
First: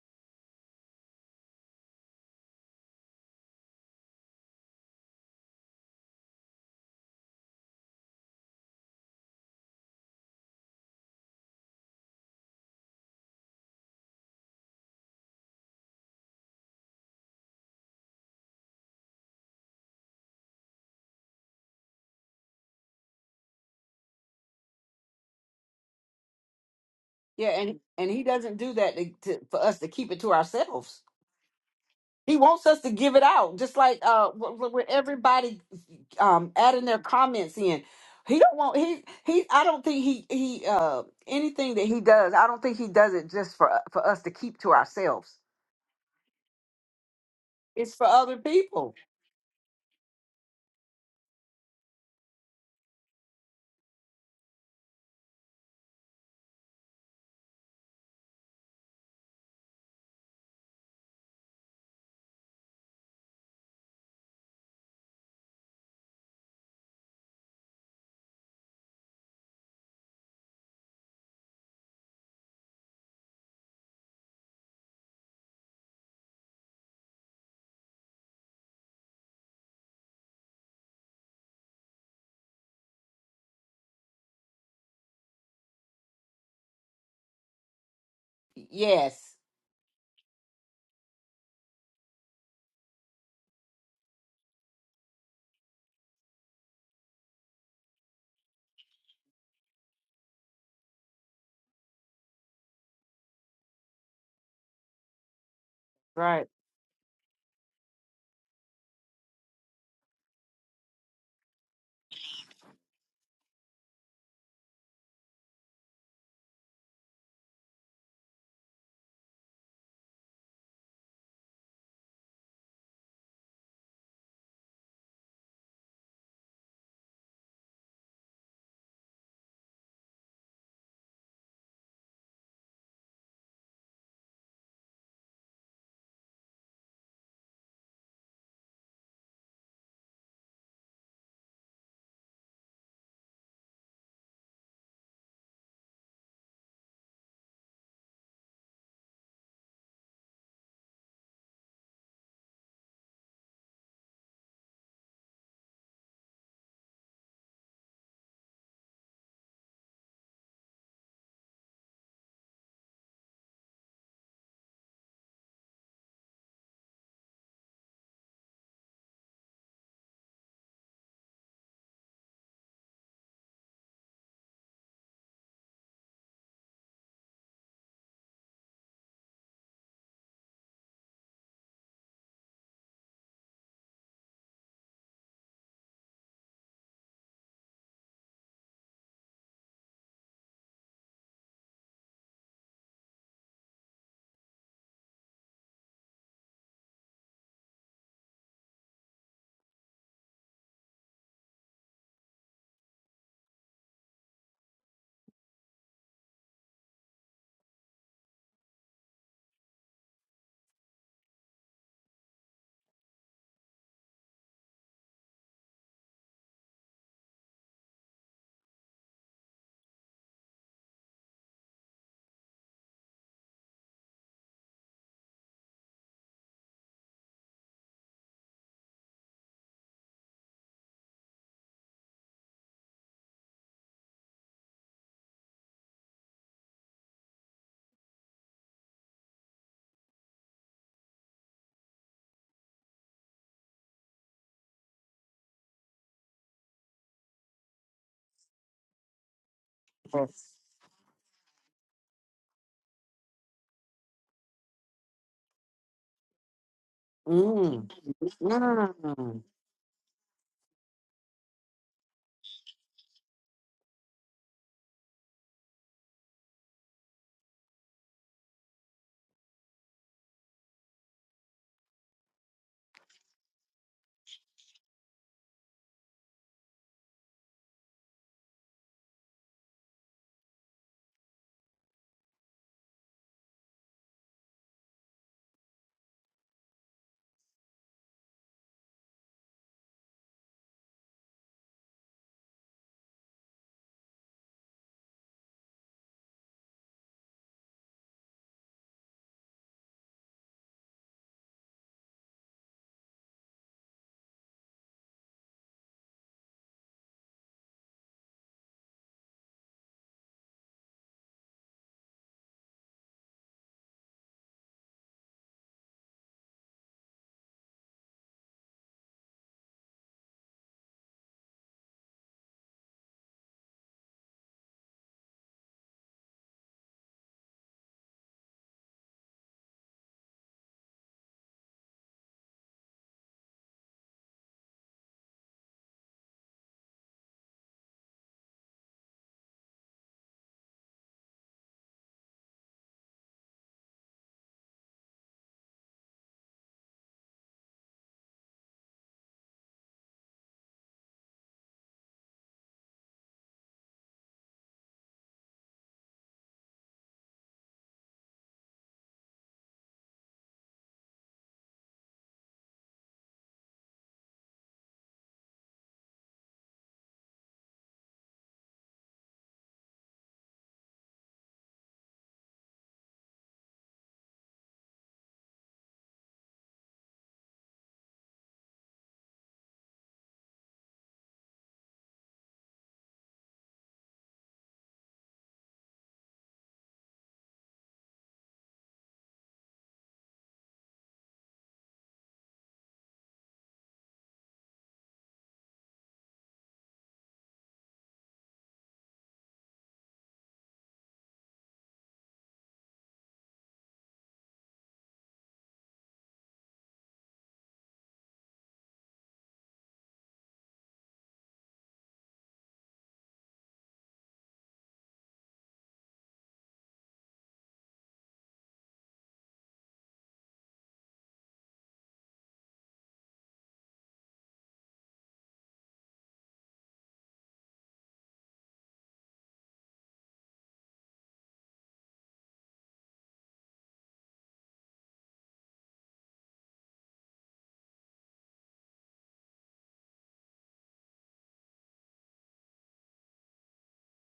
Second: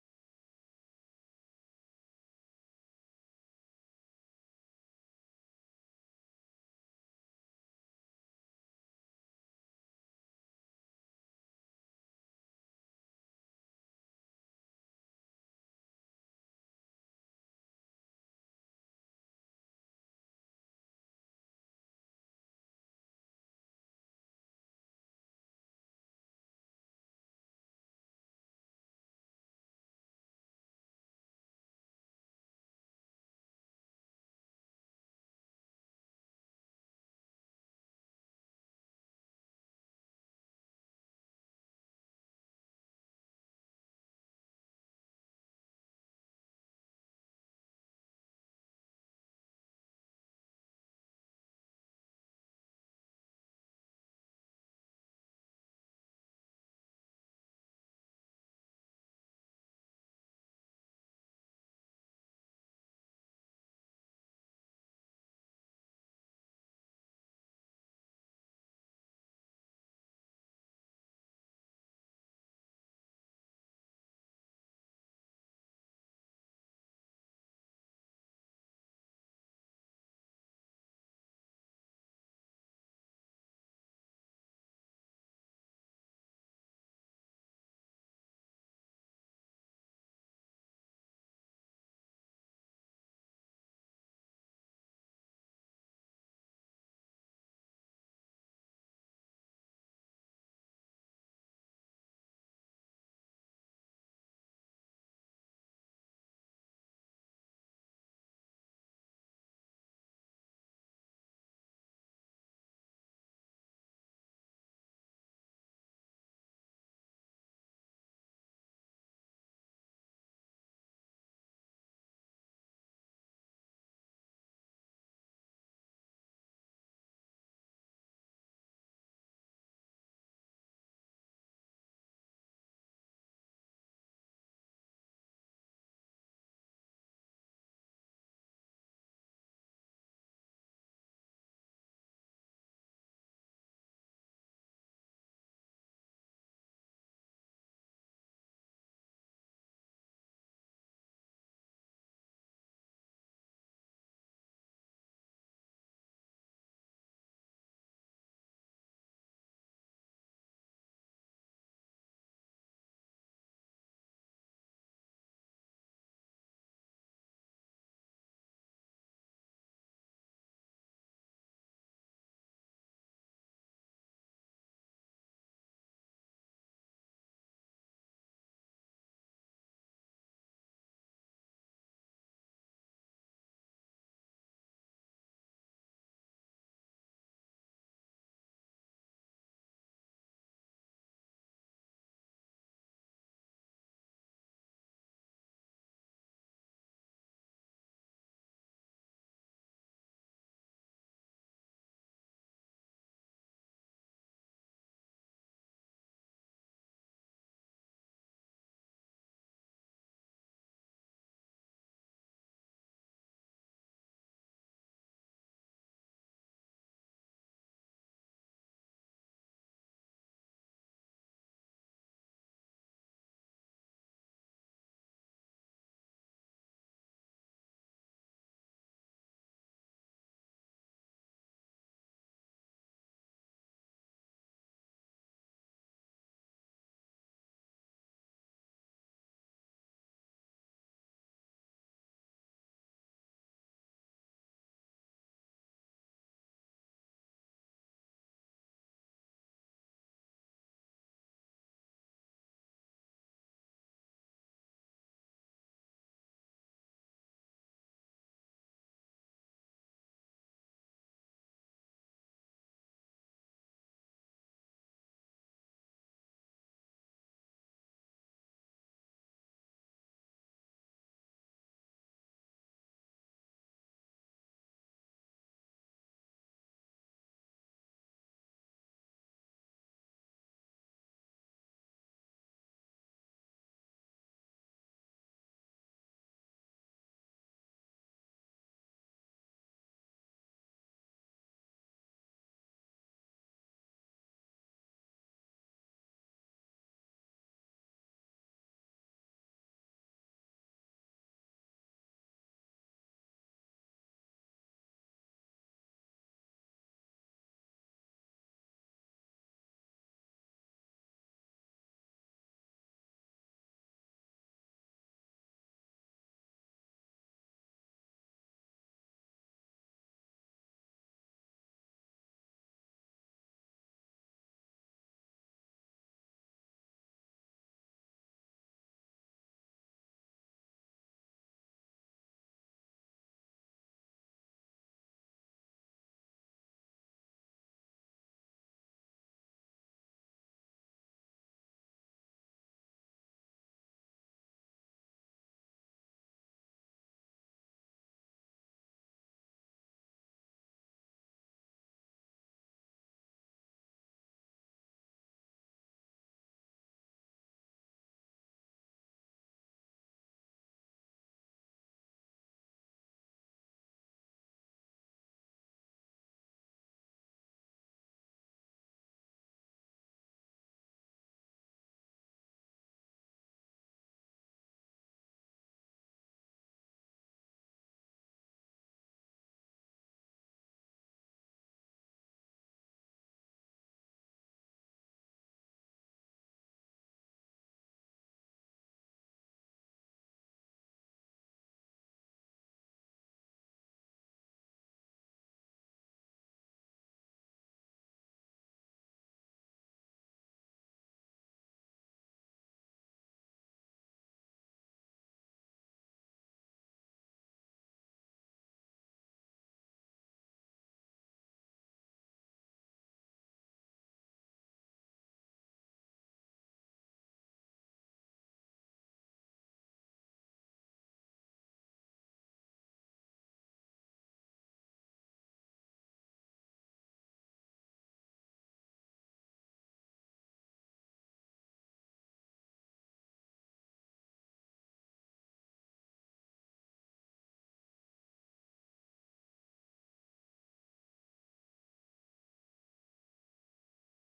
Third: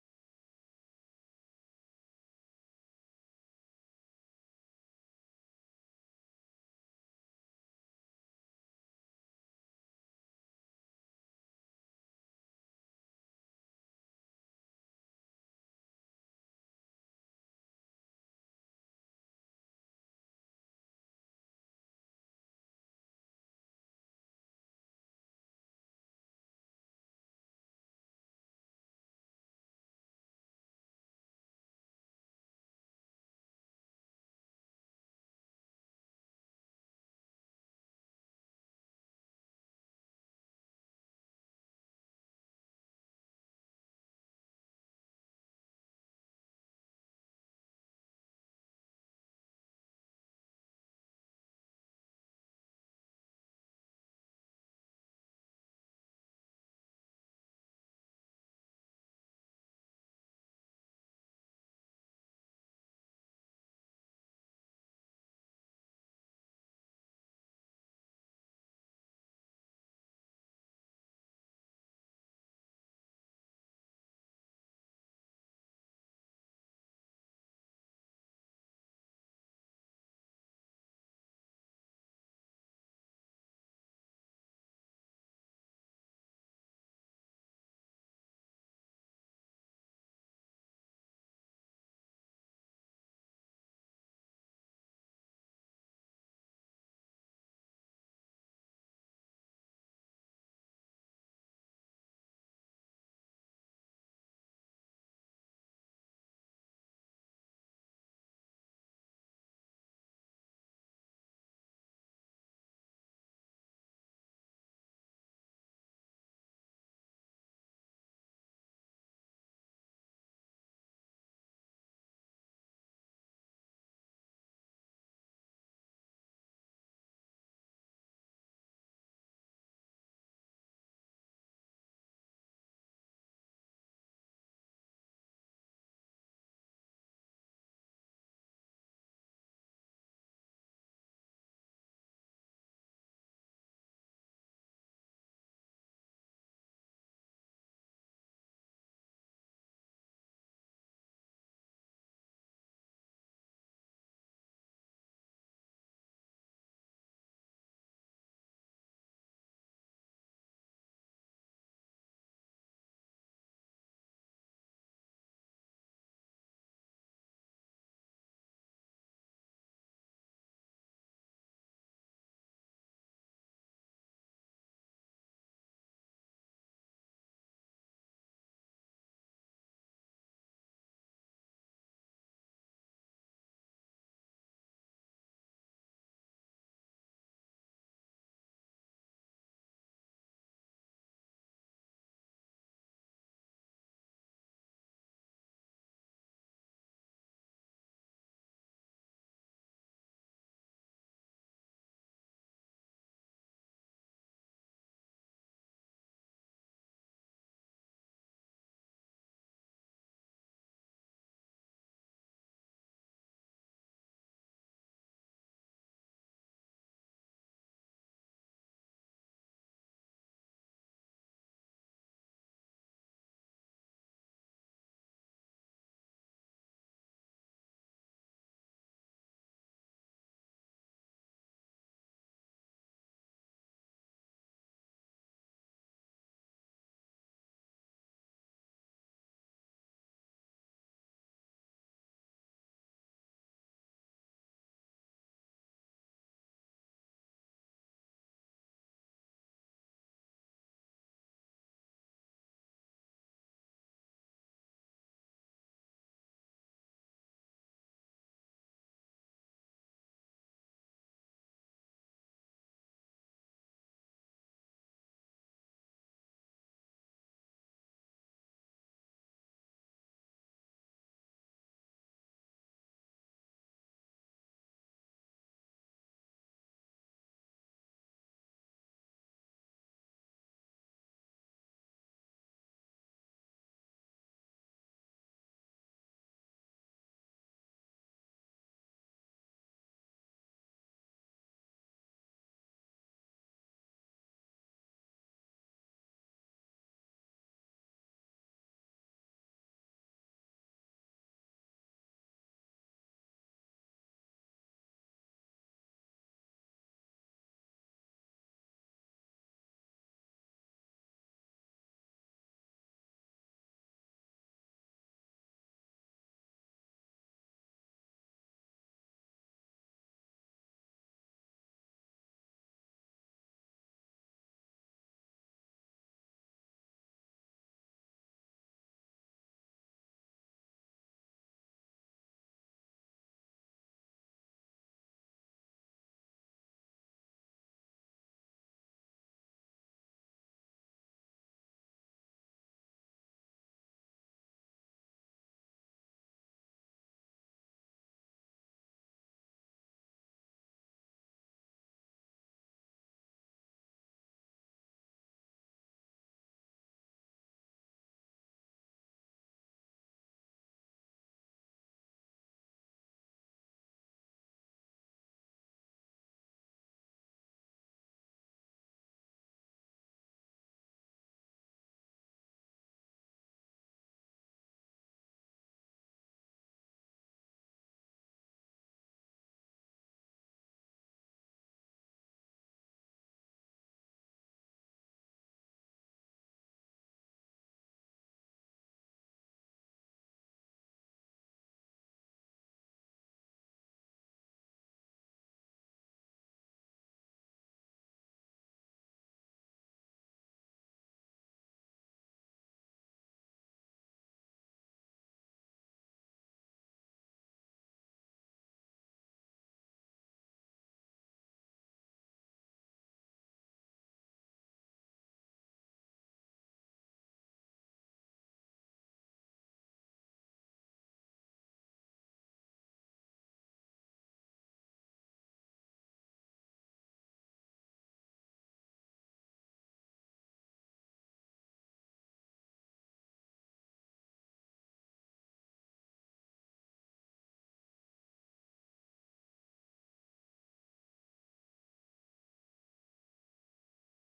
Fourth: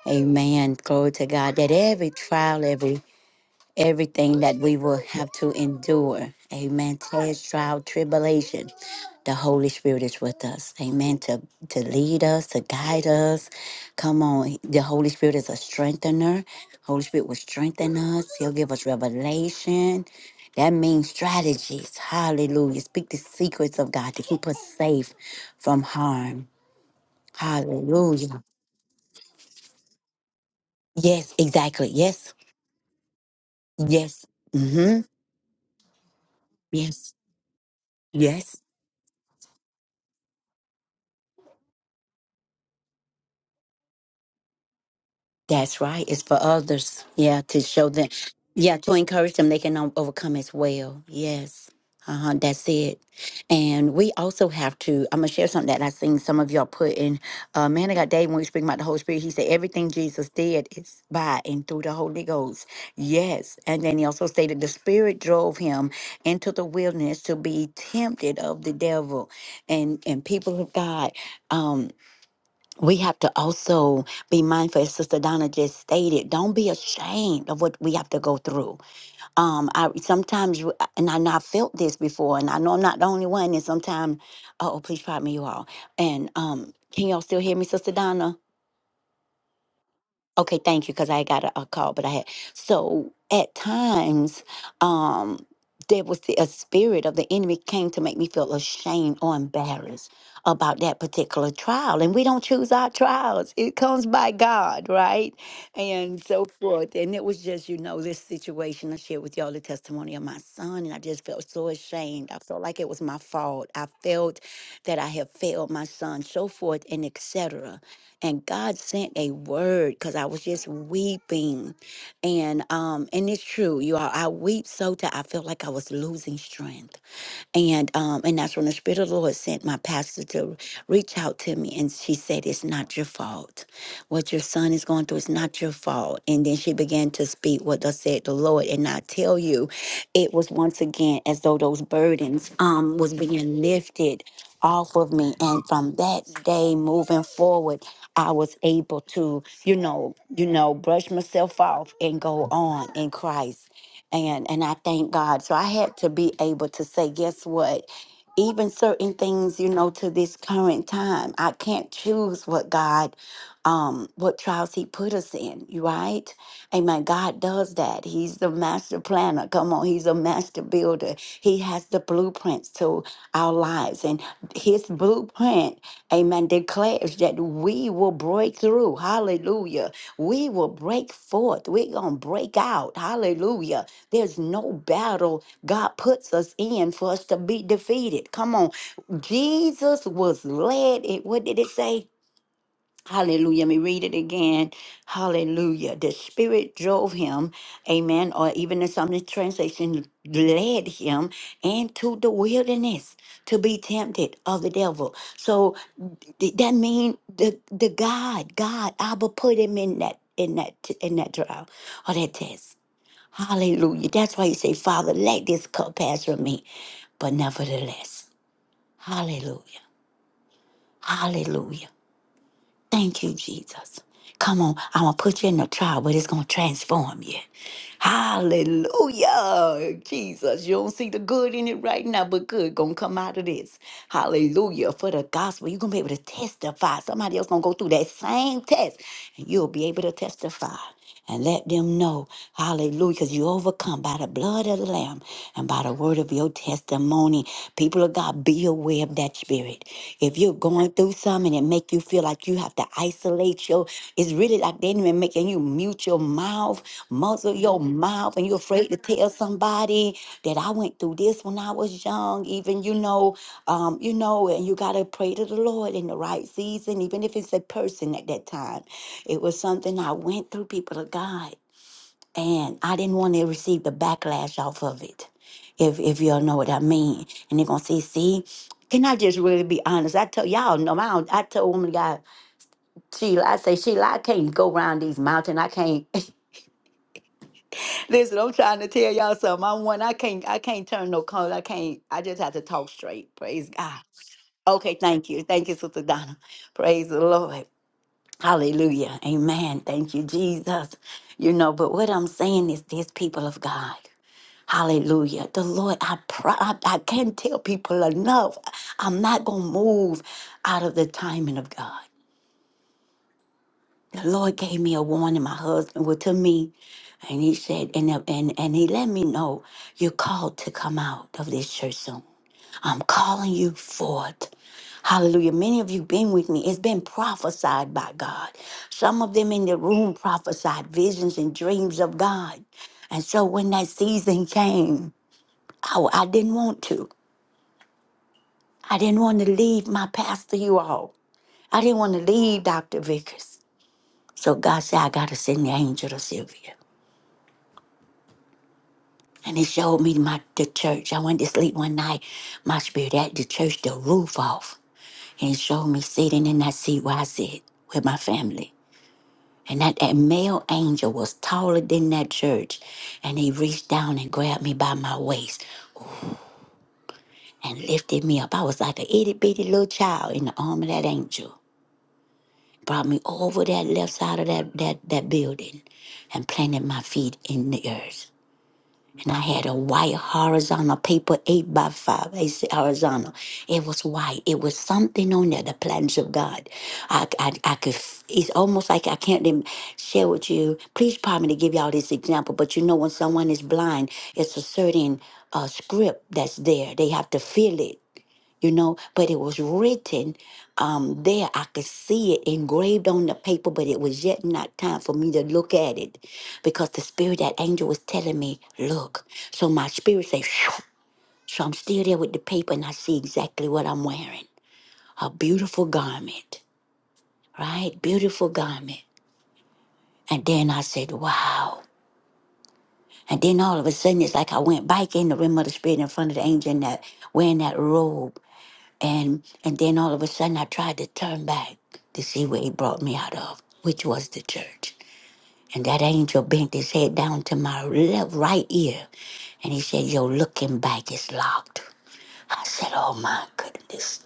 [SPEAKER 1] Amen. Glory to God that every trial, every everything that we will have to endure, amen. Test, trial, tribulation. The Holy Spirit is with us. Amen. To to lead us, to guide us. Come on. The Holy Spirit is a strengthener. Holy Spirit will strengthen us. He'll give us revelation. That means strategies. Hallelujah. Speak the secrets of God to keep us safe from harm.
[SPEAKER 3] Yeah, and and he
[SPEAKER 1] Hallelujah.
[SPEAKER 3] doesn't do that to, to, for us to keep it to ourselves.
[SPEAKER 1] Yes, exactly. Yes,
[SPEAKER 3] He wants us to give it out, just like
[SPEAKER 1] Yes.
[SPEAKER 3] uh, wh- wh- with
[SPEAKER 1] Mm-hmm.
[SPEAKER 3] everybody um adding their
[SPEAKER 1] Yes.
[SPEAKER 3] comments in. He don't
[SPEAKER 1] Yes.
[SPEAKER 3] want he he. I don't think he he uh anything that he does. I don't think he does it just for for us to keep to ourselves.
[SPEAKER 1] That's right. It's for others. Yeah, to show
[SPEAKER 3] It's for
[SPEAKER 1] them.
[SPEAKER 3] other
[SPEAKER 1] Yeah, to
[SPEAKER 3] people.
[SPEAKER 1] encourage them they can o- overcome as well. Yes. Uh-huh. That's it. And we also have to, I'm gonna share something that I seen some of y'all put in. Uh man I got Dave, when we speak about the Holy Spirit, he said everything Jesus did is by and through the Holy Ghost. Yes. And then he also stated the spirit drove him into the wilderness to be tempted of the devil. And and people of God. Um we have to also be mindful, as Sister Donna just stated. Don't be ashamed of what we have to go through. Um, I sometimes, you- and I know I felt this before, and I know I'm not the only one. And sometimes, oh, please pardon me, you all. And um, can y'all still hear me, Sister Donna?
[SPEAKER 3] Yes.
[SPEAKER 1] Okay, thank you, because I got a, a call, but I had so at times, um, there was the, a spirit of the enemy came to make me feel ashamed or embarrassed about that particular trial, and we don't choose our trials; it comes by God, right? And
[SPEAKER 3] Right.
[SPEAKER 1] so forth. And it was just, you know, this situation. I shared with y'all the testimony of my son, and I just felt so ashamed. I felt like it was my fault. I felt that I had failed my son, so forth, and etc and God sent a word because I was just weeping, and um, and it's true, you all. I weep so that I felt like I was losing strength and um, and that's when the Spirit of the Lord sent my pastor to reach out to me, and she said, "It's not your fault. What your son is going through is not your fault." And then she began to speak what thus said the Lord, and I tell you, it was once again as though those burdens um was being lifted off of me, and from that day moving forward, I was able to, you know, you know, brush myself off and go on in Christ and and I thank God. So I had to be able to say, guess what? Even certain things, you know, to this current time, I can't choose what God, um, what trials He put us in, you right? Amen. God does that. He's the master planner. Come on, He's a master builder. He has the blueprints to our lives, and His blueprint, Amen, declares that we will break through. Hallelujah. We will break forth. We're gonna break out. Hallelujah there's no battle God puts us in for us to be defeated. Come on. Jesus was led. It, what did it say? Hallelujah. Let me read it again. Hallelujah. The Spirit drove him, amen, or even in some translation, led him into the wilderness to be tempted of the devil. So th- that means the, the God, God, Abba put him in that in that in that trial or that test. Hallelujah. You say, Father, let this cup pass from me. But yes, thank you, Jesus. Hallelujah, Jesus. You don't see the good in it right now, but good gonna come out of this. Hallelujah for the gospel. you'll be able to testify and let them know, hallelujah, because you overcome by the blood of the Lamb and by the word of your testimony. People of God, be aware of that spirit. If
[SPEAKER 3] Yes.
[SPEAKER 1] you're going through something and it make you feel like you have to isolate your, it's really like the enemy making you mute your mouth, muzzle your
[SPEAKER 3] Mm.
[SPEAKER 1] mouth, and you're afraid to tell
[SPEAKER 3] Mm.
[SPEAKER 1] somebody that I went through this when I was young, even, you know, um, you know, and you got to pray to the Lord in the right season, even if it's a person at that time. It was something I went through, people of God, and I didn't want to receive the backlash off of it, if if y'all know what I mean. And they're gonna say, see, can I just really be honest? I tell y'all, no, I, don't- I tell woman of God, Sheila, I say, Sheila, I can't go around these mountains. I can't. Listen, I'm trying to tell y'all something. I'm one. I can't. I can't turn no color. I can't. I just have to talk straight. Praise God. Okay, thank you, thank you, Sister Donna. Praise the Lord. Hallelujah. Amen. Thank you, Jesus. You know, but what I'm saying is this, people of God. Hallelujah. The Lord, I, pr- I, I can't tell people enough. I'm not going to move out of the timing of God. The Lord gave me a warning. My husband was to me, and he said, and, and, and he let me know, you're called to come out of this church soon. I'm calling you forth. Hallelujah. Many of you been with me. It's been prophesied by God. Some of them in the room prophesied visions and dreams of God. And so when that season came, oh, I didn't want to. I didn't want to leave my pastor, you all. I didn't want to leave Dr. Vickers. So God said, I got to send the angel to Sylvia. And he showed me my the church. I went to sleep one night. My spirit had the church, the roof off. and showed me sitting in that seat where I sit with my family. And that, that male angel was taller than that church. And he reached down and grabbed me by my waist and lifted me up. I was like an itty bitty little child in the arm of that angel. Brought me over that left side of that, that, that building and planted my feet in the earth. and I had a white horizontal paper, eight by five, eight si- horizontal. It was white. It was something on there, the plans of God. I, I, I could, f- it's almost like I can't even share with you. Please pardon me to give y'all this example, but you know, when someone is blind, it's a certain uh, script that's there. They have to feel it you know but it was written um there i could see it engraved on the paper but it was yet not time for me to look at it because the spirit that angel was telling me look so my spirit says so i'm still there with the paper and i see exactly what i'm wearing a beautiful garment right beautiful garment and then i said wow and then all of a sudden it's like i went back in the realm of the spirit in front of the angel and that wearing that robe and and then all of a sudden I tried to turn back to see where he brought me out of, which was the church. And that angel bent his head down to my left right ear and he said, "Yo, looking back is locked. I said, Oh my goodness.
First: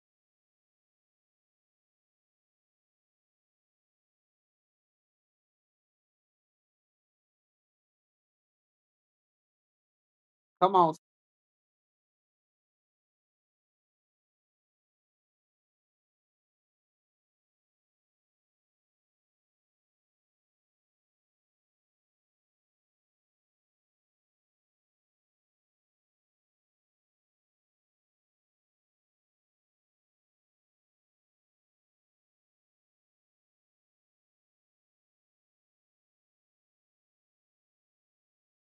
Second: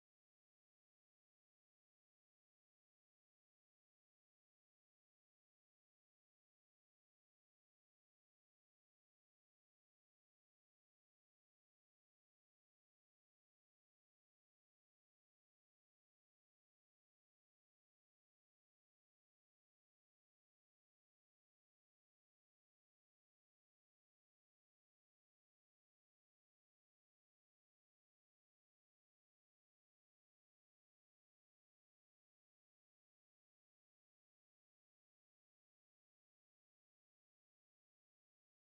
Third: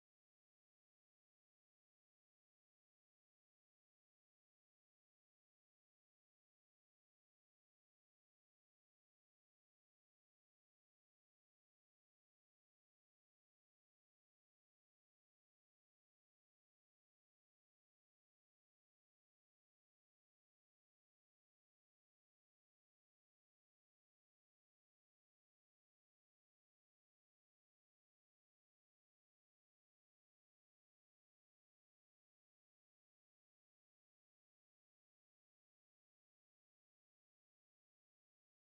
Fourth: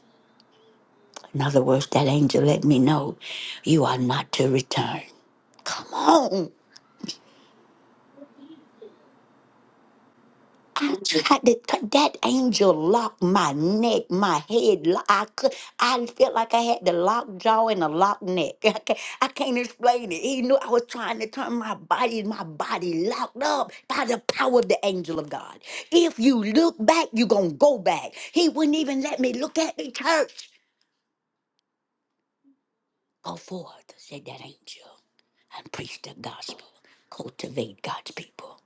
[SPEAKER 1] In other words, that angel let me know you are not to return. Come on.
[SPEAKER 3] Come on.
[SPEAKER 1] I did, that angel locked my neck, my head. lo- I could, I felt like I had the locked jaw and a locked neck. I can't, I can't explain it. He knew I was trying to turn my body, my body locked up by the power of the angel of God. If you look back, you're going to go back. He wouldn't even let me look at the church. Go forth, said that angel and preach the gospel, cultivate God's people.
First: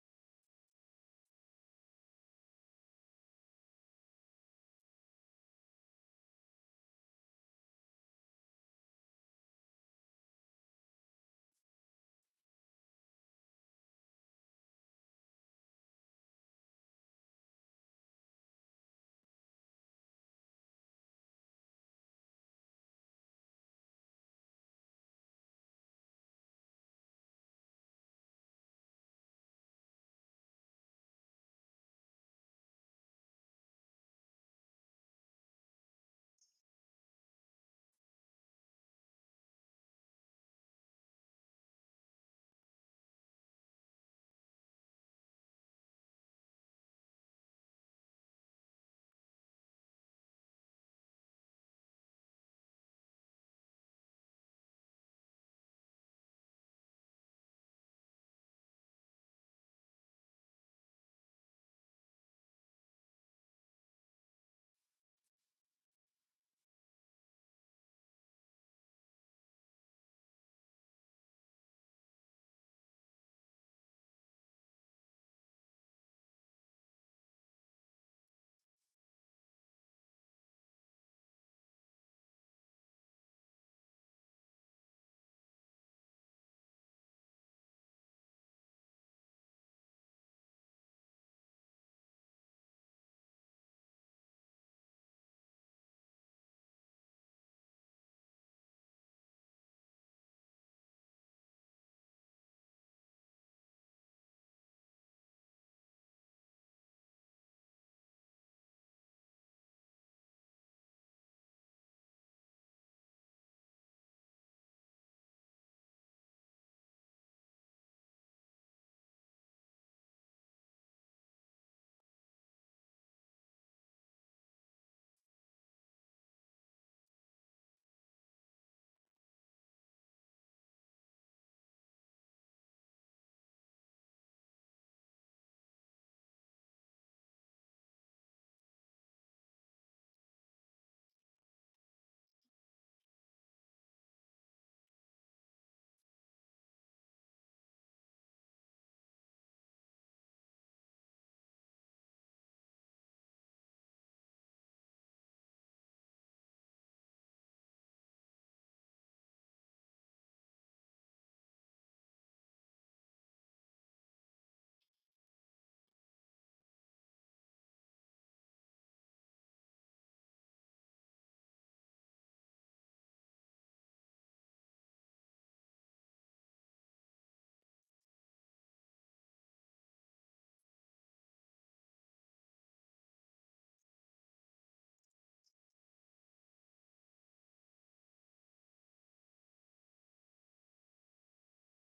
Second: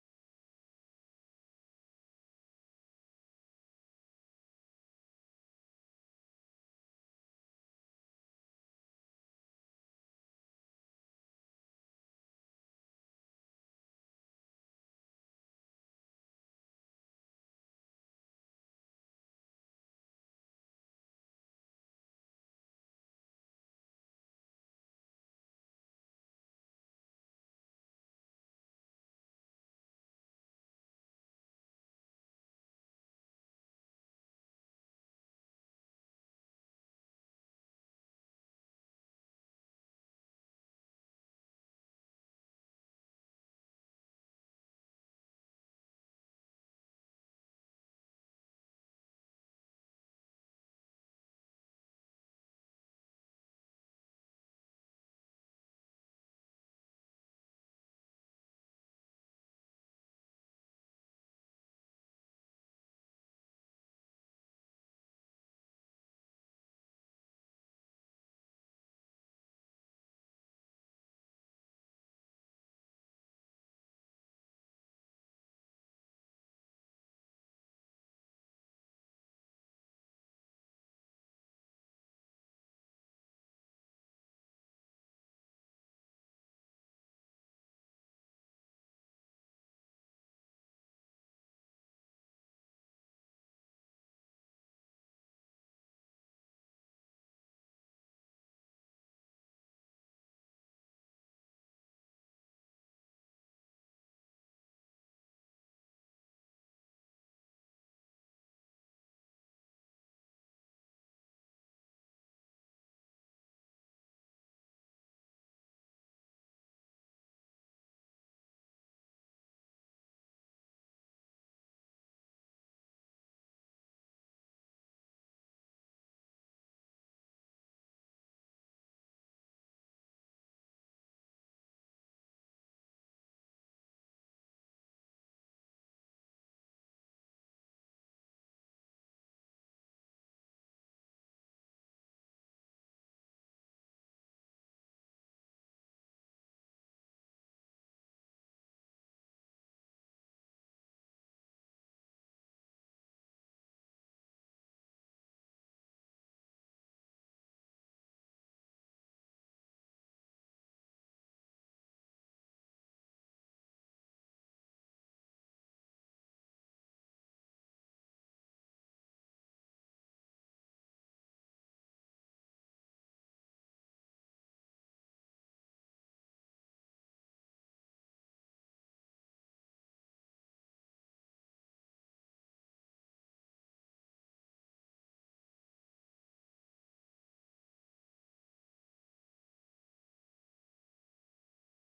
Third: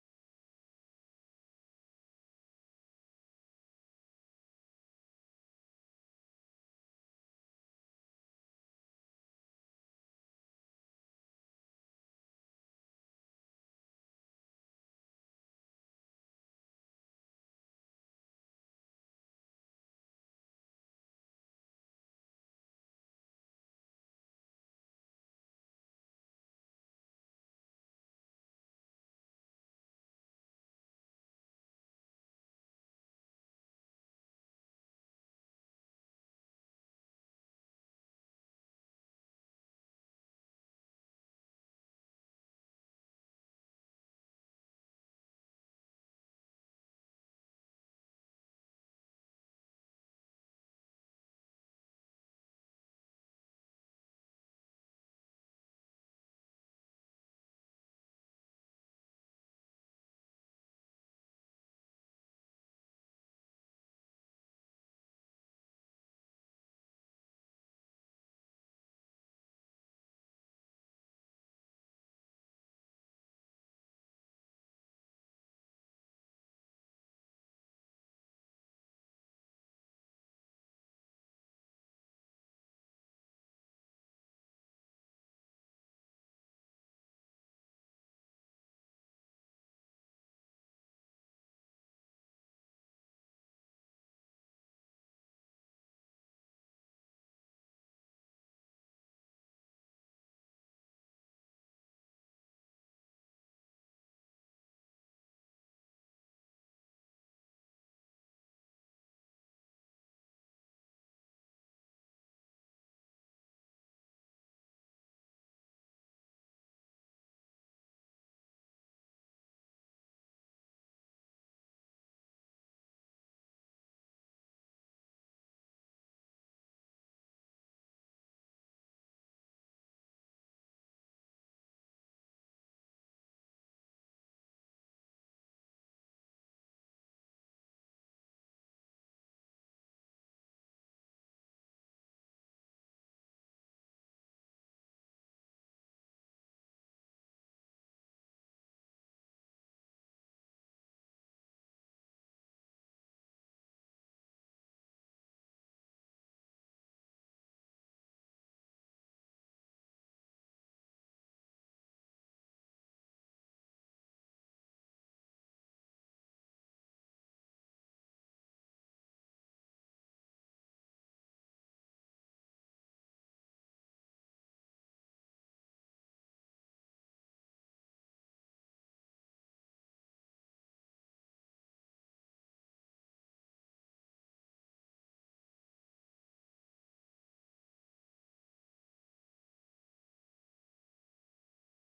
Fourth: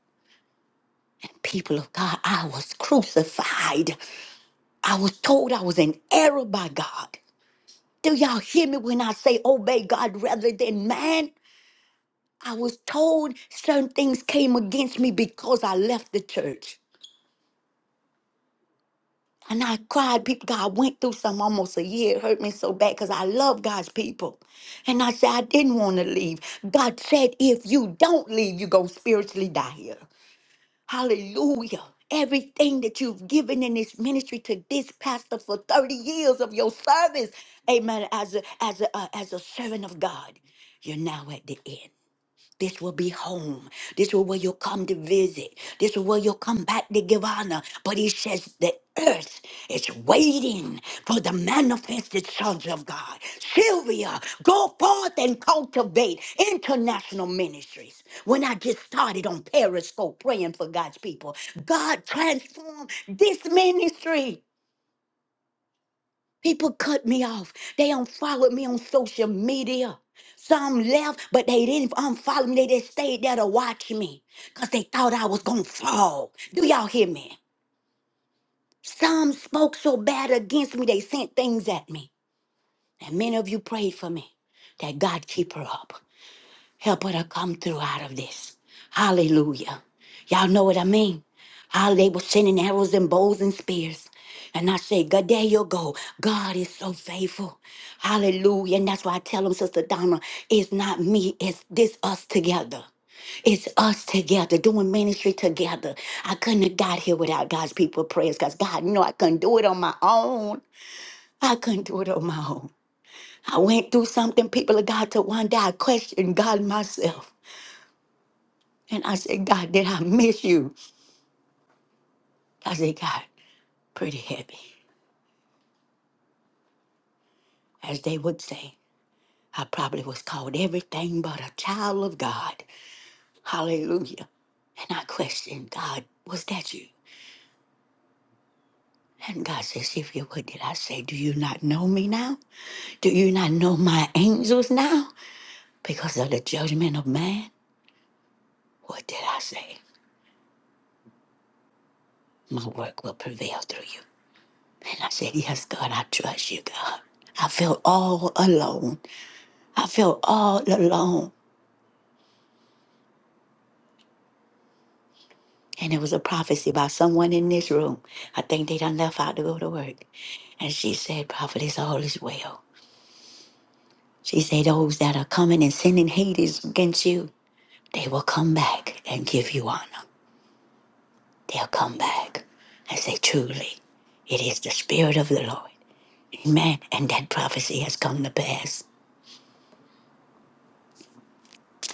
[SPEAKER 1] And people of God, I was crucified. I was told I was in error by God. Do y'all hear me when I say obey God rather than man? I was told certain things came against me because I left the church. And I cried, people, God, I went through some almost a year. It hurt me so bad because I love God's people. And I said, I didn't want to leave. God said, if you don't leave, you're going to spiritually die here. Hallelujah. Everything that you've given in this ministry to this pastor for 30 years of your service, amen, as a, as a, uh, as a servant of God, you're now at the end. This will be home. This will where you'll come to visit. This will where you'll come back to give honor. But he says the earth is waiting for the manifested sons of God. Sylvia, go forth and cultivate international ministries. When I just started on Periscope praying for God's people, God transformed this ministry. People cut me off. They unfollowed me on social media. Some left, but they didn't unfollow me. They just stayed there to watch me because they thought I was going to fall. Do y'all hear me? Some spoke so bad against me, they sent things at me. And many of you prayed for me that God keep her up. Help her to come through out of this. Hallelujah. Y'all know what I mean? How they were sending arrows and bows and spears. And I say, God, there you go. God is so faithful. Hallelujah. And that's why I tell them, Sister Donna, it's not me, it's this us together. It's us together doing ministry together. I couldn't have got here without God's people prayers because God knew I couldn't do it on my own. I couldn't do it on my own. I went through something, people of God, to one day I questioned God myself. And I said, God, did I miss you? I said, God, pretty heavy. As they would say, I probably was called everything but a child of God. Hallelujah. And I questioned, God, was that you? And God says, if you would, did I say, do you not know me now? Do you not know my angels now? Because of the judgment of man? What did I say? My work will prevail through you. And I said, yes, God, I trust you, God. I felt all alone. I felt all alone. And it was a prophecy by someone in this room. I think they done left out to go to work. And she said, Prophetess, all is well. She said, Those that are coming and sending Hades against you, they will come back and give you honor. They'll come back and say, Truly, it is the Spirit of the Lord. Amen. And that prophecy has come to pass.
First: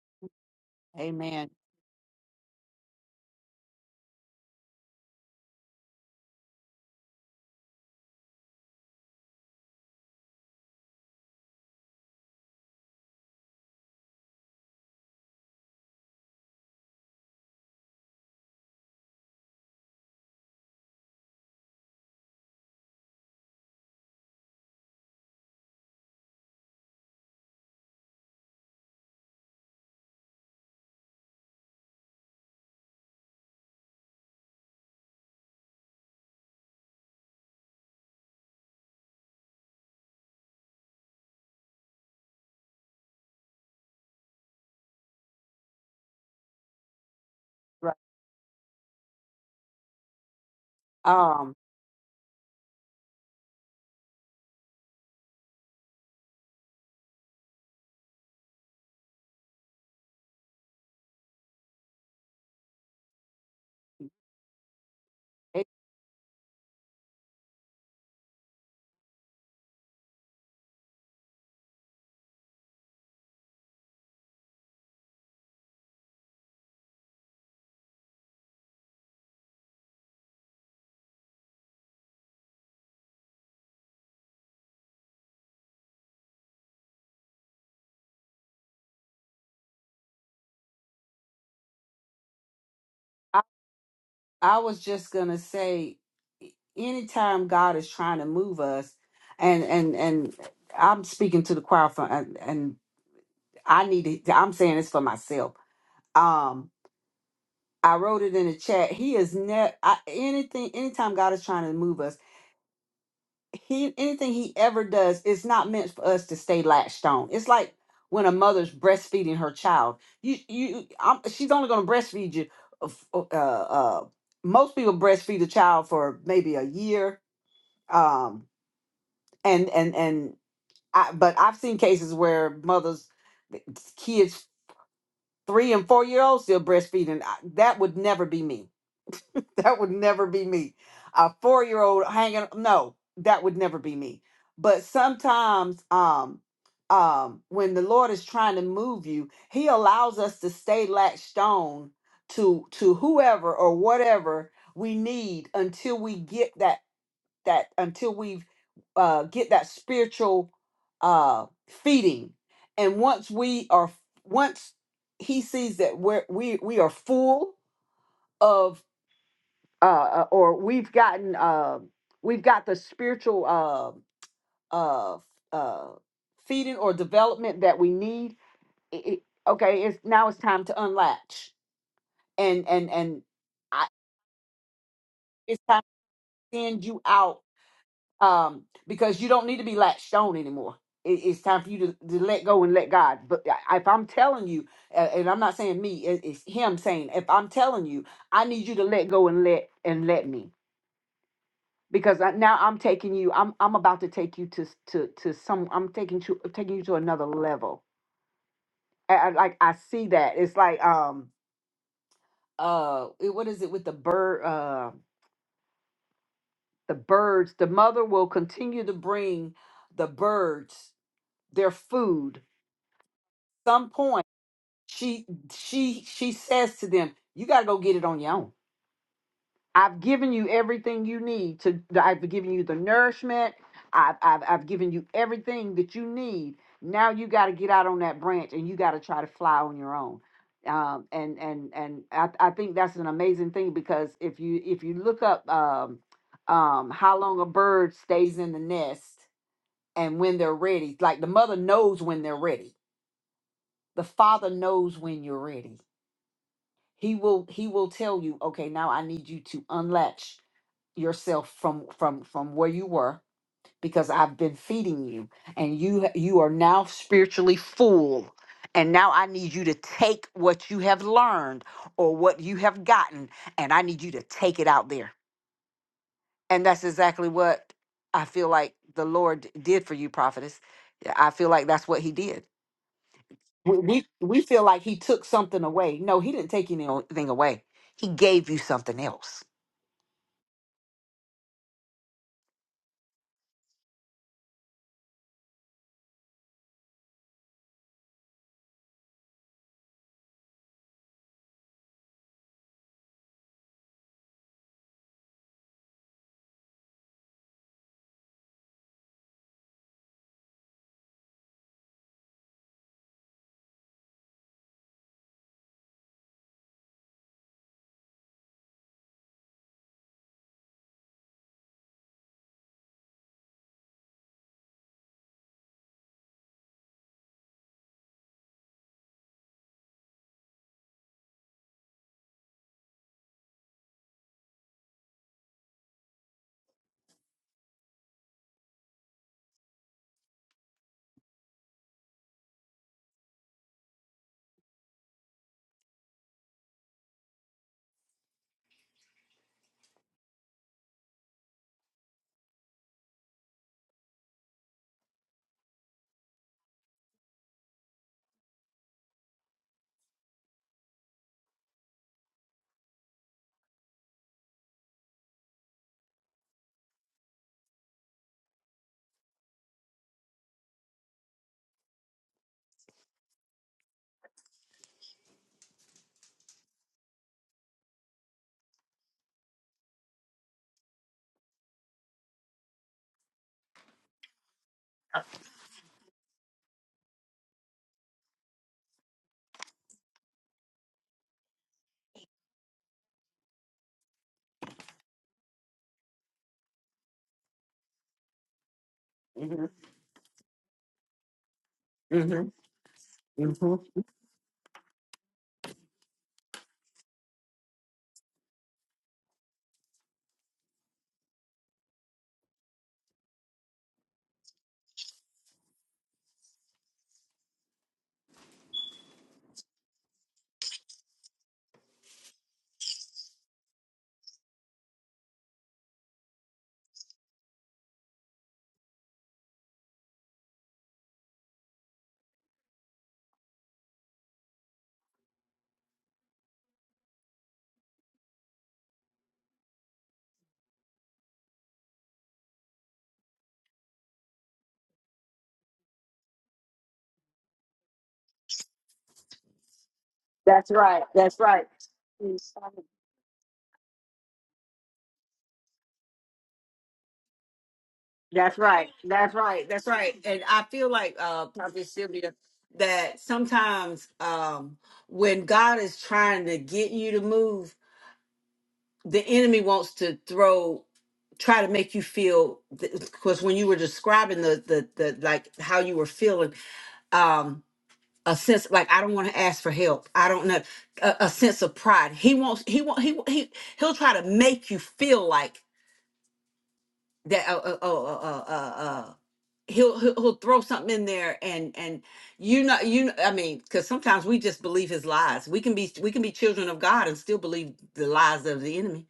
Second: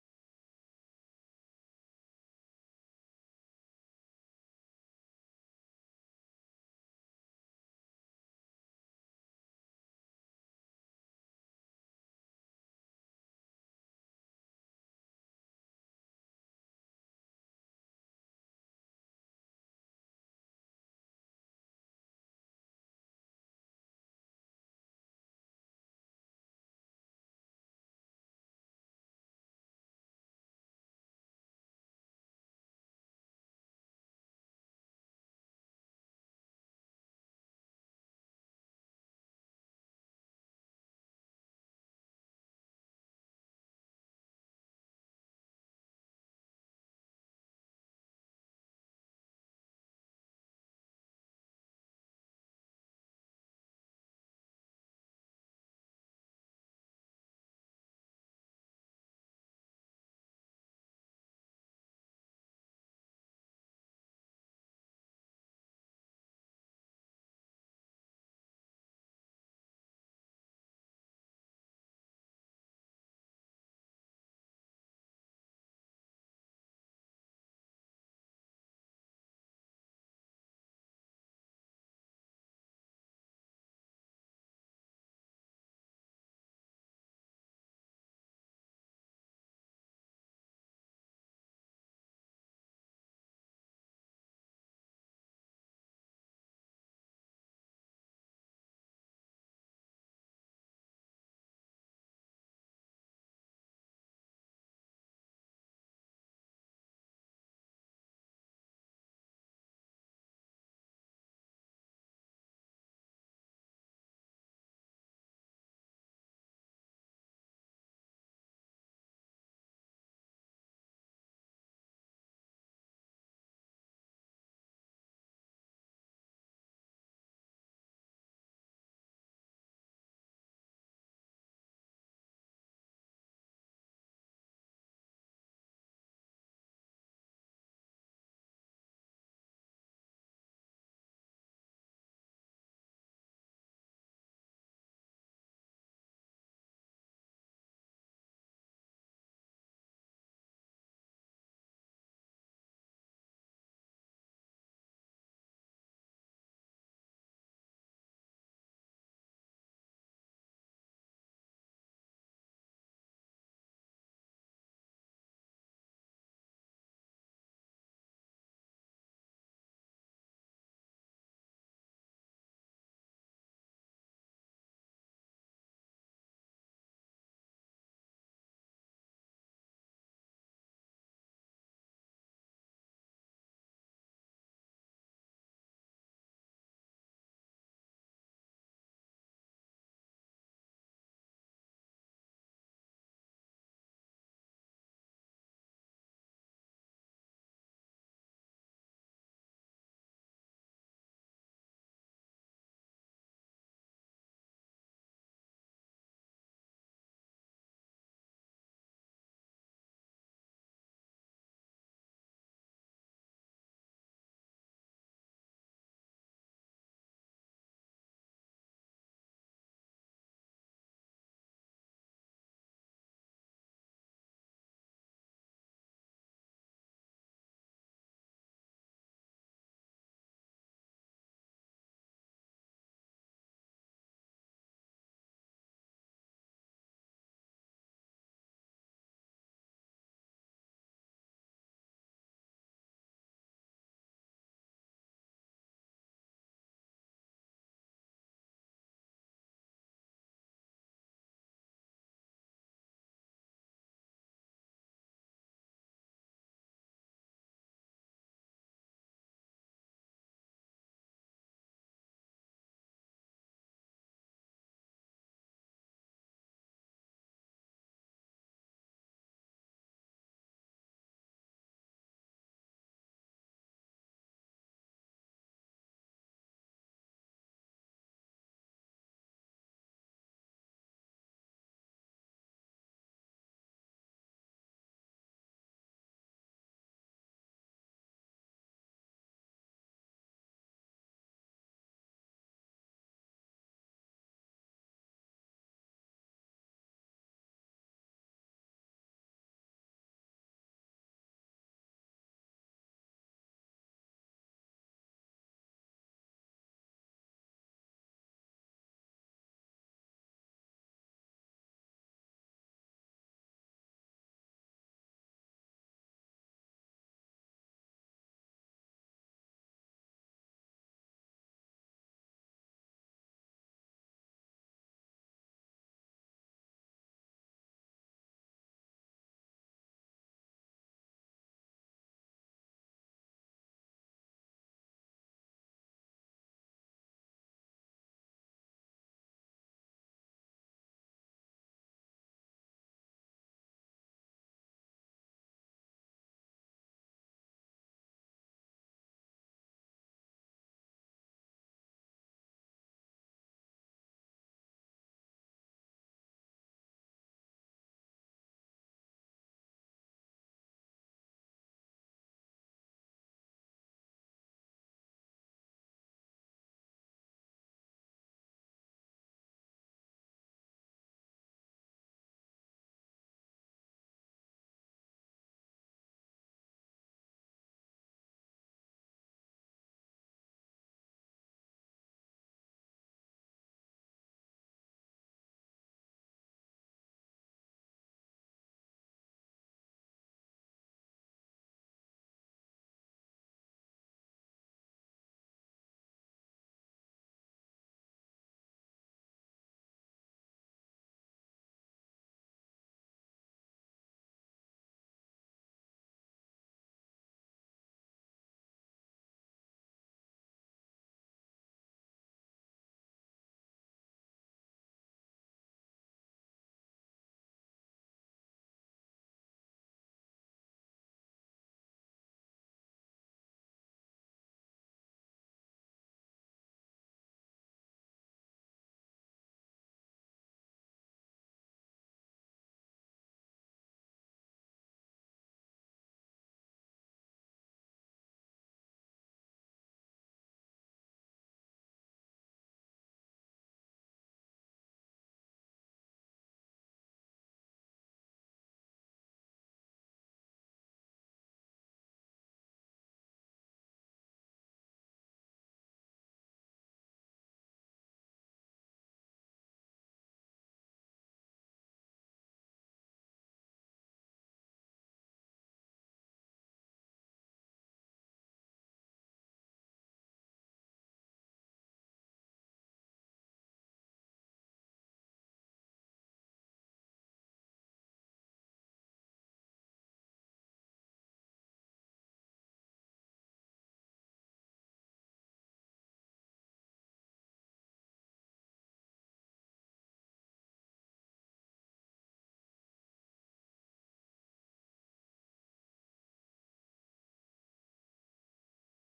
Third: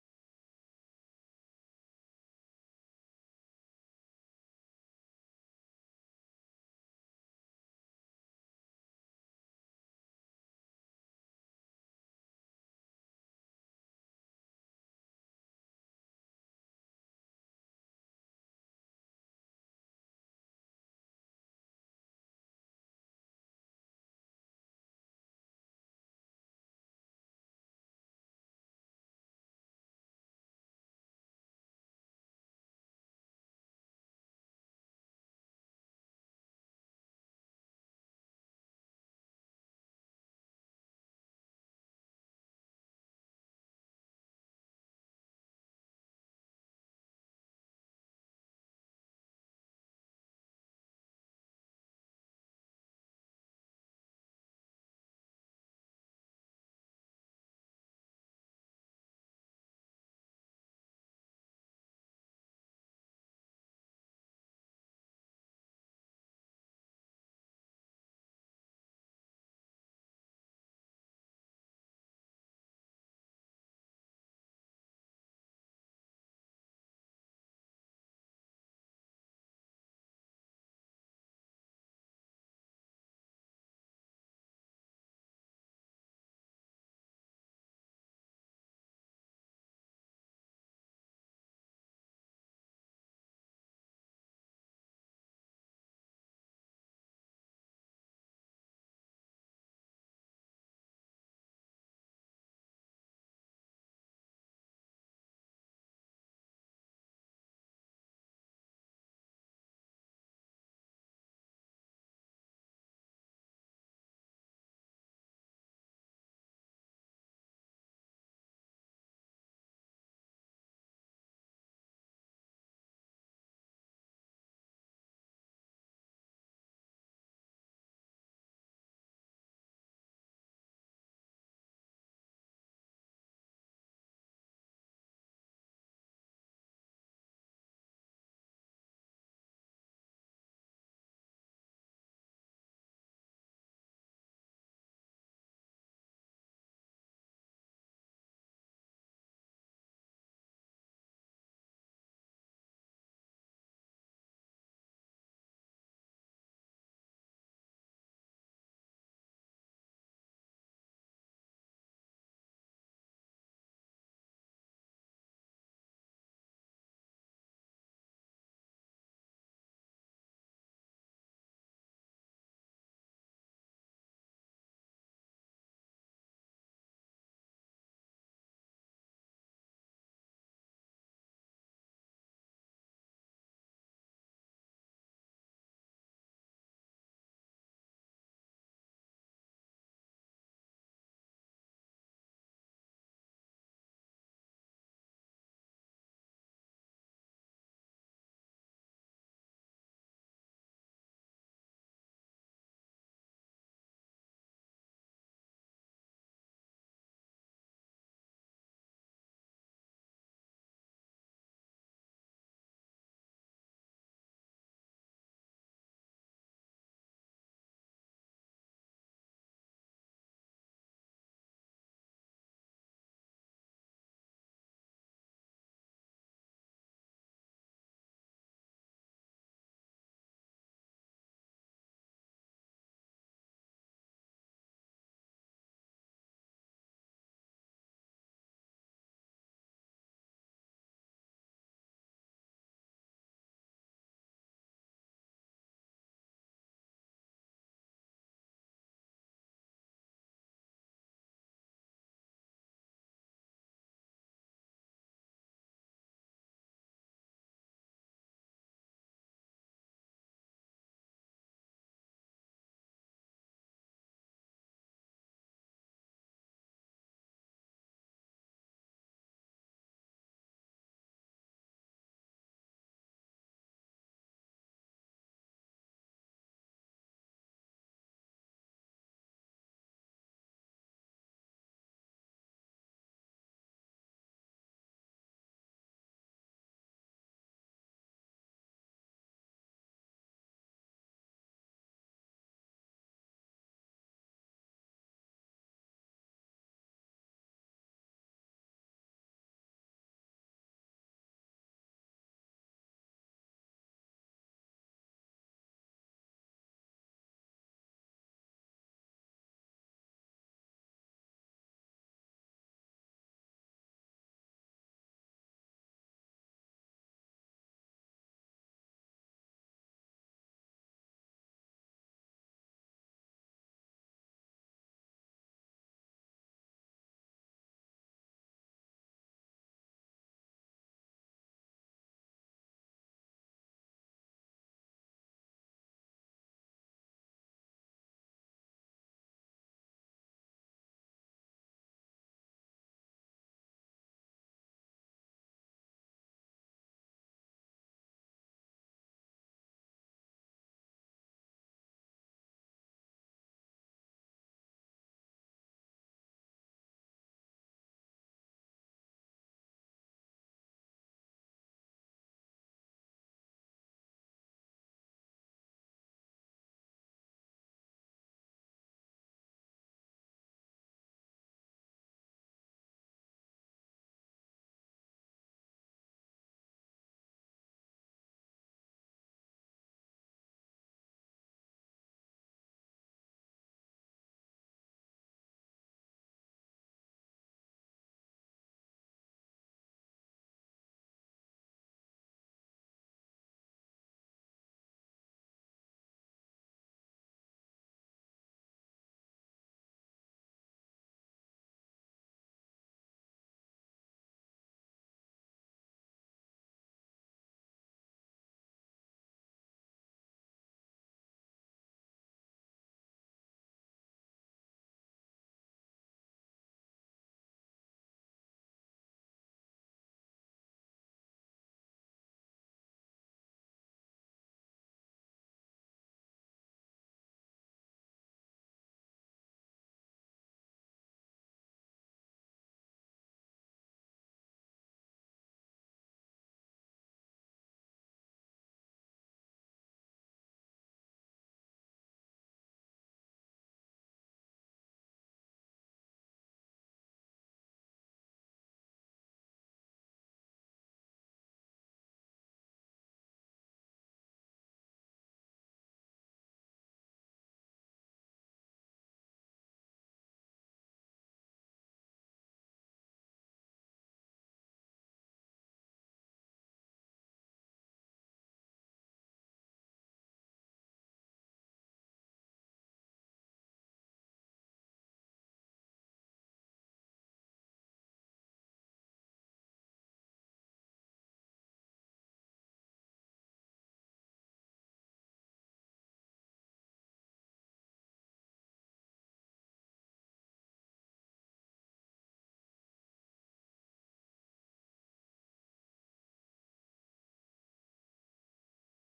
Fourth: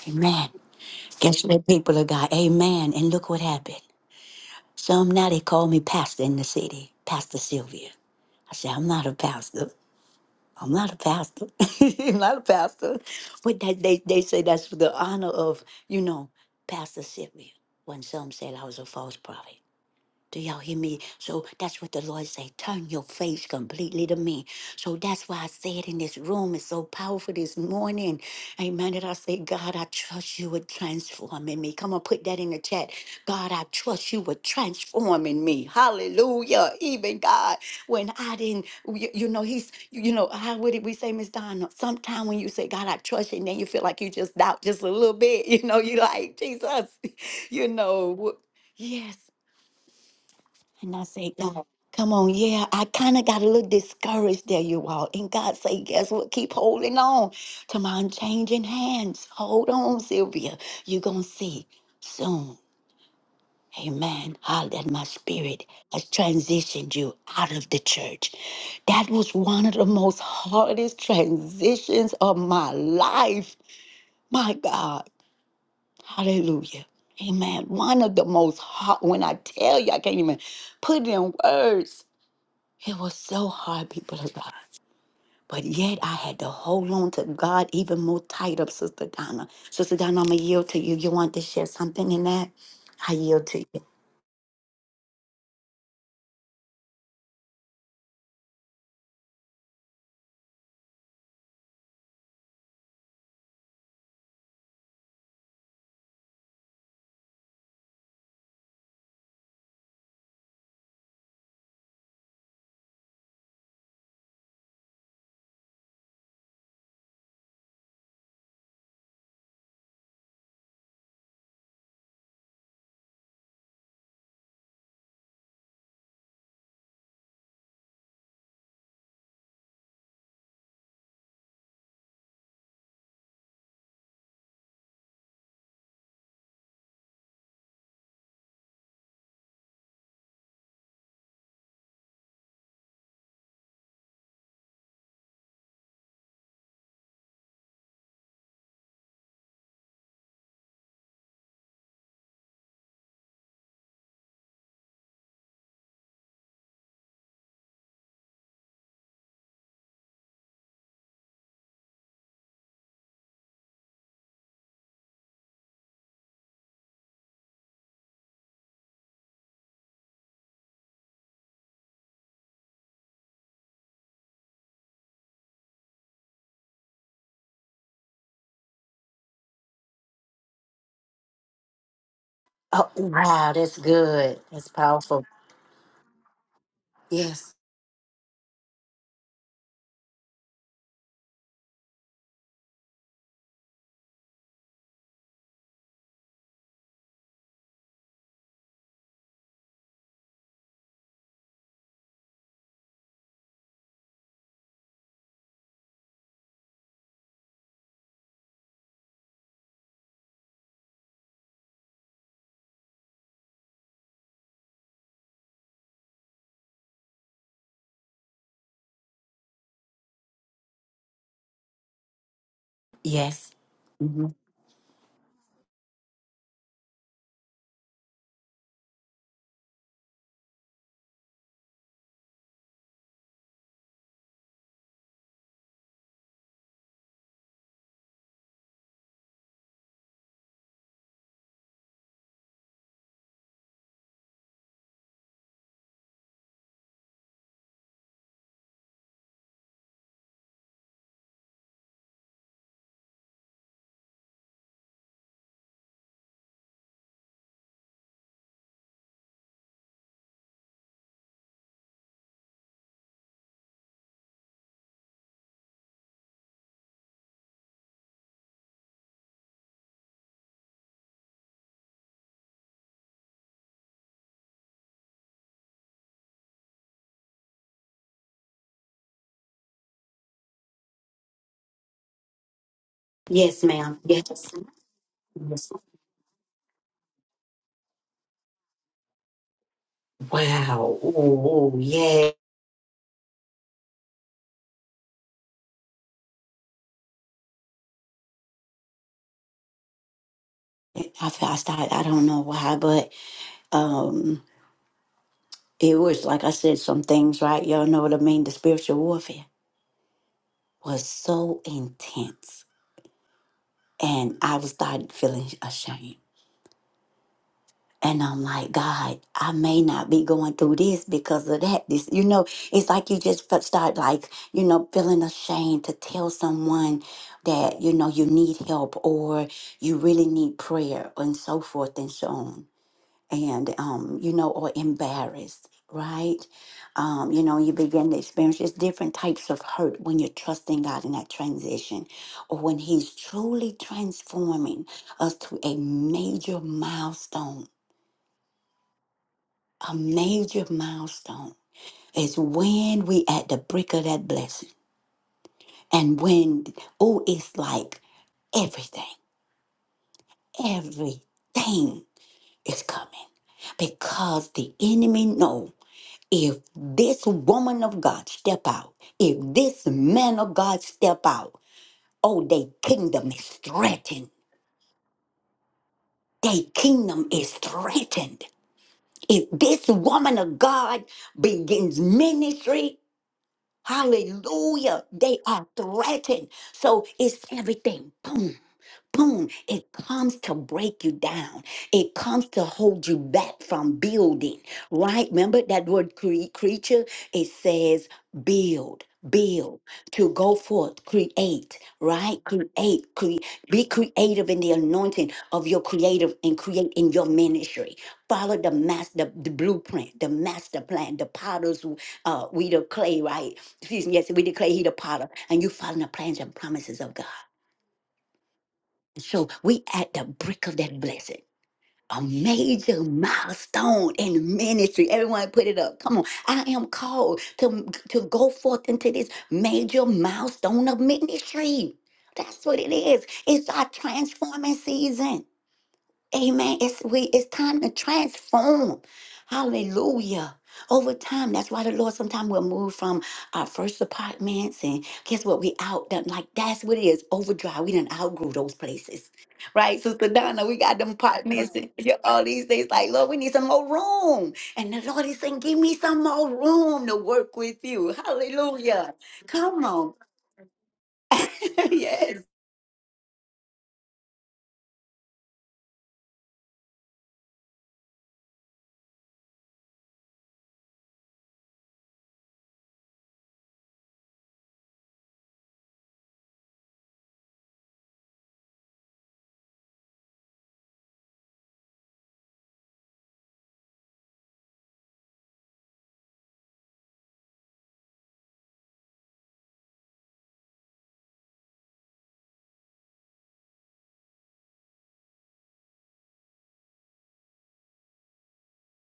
[SPEAKER 1] Amen. Guess
[SPEAKER 3] Amen.
[SPEAKER 1] what, people of God? Amen. And look what happened. Some now they call me pastor in the city, Pastor Sylvia. I said, I'm not a pastor. I'm not a pastor. I'm not a pastor. But that they, they say that's for the honor of, you know, pastorship. When some said I was a false prophet. Do y'all hear me? So that's what the Lord say. Turn your face completely to me. So that's why I said in this room, it's so powerful this morning. Amen. That I say, God, I trust you with transforming me. Come on, put that in the chat. God, I trust you with transforming me. Hallelujah. Even God, when I didn't, you, you know, he's, you know, how would it we say, Miss Donna? Sometimes when you say, God, I trust you, and then you feel like you just doubt just a little bit. You know, you like, Jesus, you
[SPEAKER 3] Right.
[SPEAKER 1] know, wh- Yes, and I say,
[SPEAKER 3] Um,
[SPEAKER 1] God, come on, yeah, I kind of got a little discouraged there, you all. And God say, guess what? Keep holding on to my unchanging hands. Hold on, Sylvia. You're going to see soon. Amen. How that my spirit
[SPEAKER 3] it-
[SPEAKER 1] has transitioned you out of the church. That was one of the most hardest transitions of my life. My God. Hallelujah. Amen. One of the most hard, when I tell you, I can't even put it in words it was so hard, people of God. But yet I had to hold on to God even more tight up, Sister Donna. Sister Donna, I'm going to yield to you. You want to share something in that? I
[SPEAKER 3] I,
[SPEAKER 1] yield to you.
[SPEAKER 3] I was just gonna say, e, anytime God is trying to move us, and and and I'm speaking to the choir for, and, and I need to. I'm saying this for myself. Um, I wrote it in the chat. He is ne I, anything. Anytime God is trying to move us. he anything he ever does is not meant for us to stay latched on. It's like when a mother's breastfeeding her child. You you, I'm, she's only going to breastfeed you. Uh, f- uh, uh, most people breastfeed a child for maybe a year. Um, and and and I, but I've seen cases where mothers, eh, kids, three and four year olds still breastfeeding. I, that would never be me That would never be me. A four year old hanging no, that would never be me. But sometimes um um when the Lord is trying to move you, he allows us to stay latched on to to whoever or whatever we need until we get that that until we uh get that spiritual uh feeding. And once we are once he sees that we're we we are full, of uh, uh, or we've gotten uh, we've got the spiritual uh, uh, uh, feeding or development that we need. i- i- okay, it's now it's time to unlatch and and
[SPEAKER 1] Oh,
[SPEAKER 3] and
[SPEAKER 1] wow, that's
[SPEAKER 3] I,
[SPEAKER 1] good. That's powerful.
[SPEAKER 3] it's time to send you out
[SPEAKER 1] Yes.
[SPEAKER 3] um, because you don't need to be latched on anymore. It, it's time for you to, to let go and let God. But I- if I'm telling you, uh, and I'm not saying me, it, it's Him saying, if I'm telling you, I need you to let go and let and let me. because I, now I'm taking you. I'm I'm about to take you to s- to to some. I'm taking you taking you to another level. I, I, like I see that it's like um uh it- what is it with the bird uh the birds the mother will continue to bring the birds their food.
[SPEAKER 1] Yes.
[SPEAKER 3] Some point
[SPEAKER 1] Mhm.
[SPEAKER 3] she she she says to them, you gotta go get it on your own I've given you everything you need to I've given you the nourishment. I've I've, I've given you everything that you need. Now you got to get out on that branch and you got to try to fly on your own. Um, and and and I, I think that's an amazing thing because if you if you look up um, um, how long a bird stays in the nest and when they're ready, like the mother knows when they're ready. The father knows when you're ready. He will he will tell you, okay, now I need you to unlatch yourself from from from where you were because I've been feeding you and you you are now spiritually full and now I need you to take what you have learned or what you have gotten and I need you to take it out there. And that's exactly what I feel like the Lord did for you prophetess. Yeah, I feel like that's what he did.
[SPEAKER 1] Yes,
[SPEAKER 3] We
[SPEAKER 1] ma'am.
[SPEAKER 3] we,
[SPEAKER 1] Yes.
[SPEAKER 3] we feel like he took something
[SPEAKER 1] yes.
[SPEAKER 3] away. No, he didn't take anything away. He gave you something else.
[SPEAKER 1] Wow. Oh, yeah. I, fe- I started, I don't know why, but um, it was like I said, some things, right? Y'all know what I mean? The spiritual warfare was so intense And I was started feeling ashamed. And I'm like, God, I may not be going through this because of that. This, you know, it's like you just fe- start like, you know, feeling ashamed to tell someone that, you know, you need help or you really need prayer and so forth and so on and um, you know, or embarrassed, right? Um, you know, you begin to experience just different types of hurt when you're trusting God in that transition, or when He's truly transforming us to a major milestone. A major milestone is when we at the brink of that blessing, and when oh, it's like everything, everything is coming because the enemy knows. if this woman of God step out, if this man of God step out, oh, their kingdom is threatened. Their kingdom is threatened. If this woman of God begins ministry, hallelujah, they are threatened. So it's everything. Boom boom, it comes to break you down. It comes to hold you back from building, right? Remember that word cre- creature? It says build,
[SPEAKER 3] Mhm.
[SPEAKER 1] build, to go forth, create, right?
[SPEAKER 3] Mhm.
[SPEAKER 1] Create, cre-
[SPEAKER 3] Mhm.
[SPEAKER 1] be creative in the anointing of your creative and create in your ministry. Follow the master, the blueprint, the master plan, the potter's, uh, we the clay, right? Excuse me, yes, we the clay, he the potter, and you follow the plans and promises of God. So we at the brink of that blessing. A major milestone in ministry. Everyone put it up. Come on. I am called to, to go forth into this major milestone of ministry. That's what it is. It's our transforming season. Amen. It's we it's time to transform. Hallelujah. Over time, that's why the Lord sometimes will move from our first apartments and guess what? We out done like that's what it is. Overdrive. We done outgrew those places. Right, Sister
[SPEAKER 3] That's
[SPEAKER 1] Donna, we got them
[SPEAKER 3] right.
[SPEAKER 1] apartments and you know, all these things. Like, Lord, we need some more room. And the Lord is saying, Give me some more room to work with you.
[SPEAKER 3] That's right.
[SPEAKER 1] Hallelujah.
[SPEAKER 3] That's right.
[SPEAKER 1] Come
[SPEAKER 3] That's
[SPEAKER 1] on.
[SPEAKER 3] right. And I feel like uh Prophet Sylvia
[SPEAKER 1] yes.
[SPEAKER 3] that sometimes um when God is trying to get you to move, the enemy wants to throw try to make you feel because when you were describing the, the the like how you were feeling um a sense like I don't want to ask for help. I don't know a, a sense of pride. He wants he want he he he'll try to make you feel like that uh, uh, uh, uh, uh, he'll he'll, he'll throw something in there and and you know you know, i mean because sometimes we just believe his lies we can be we can be children of god and still believe the lies of the enemy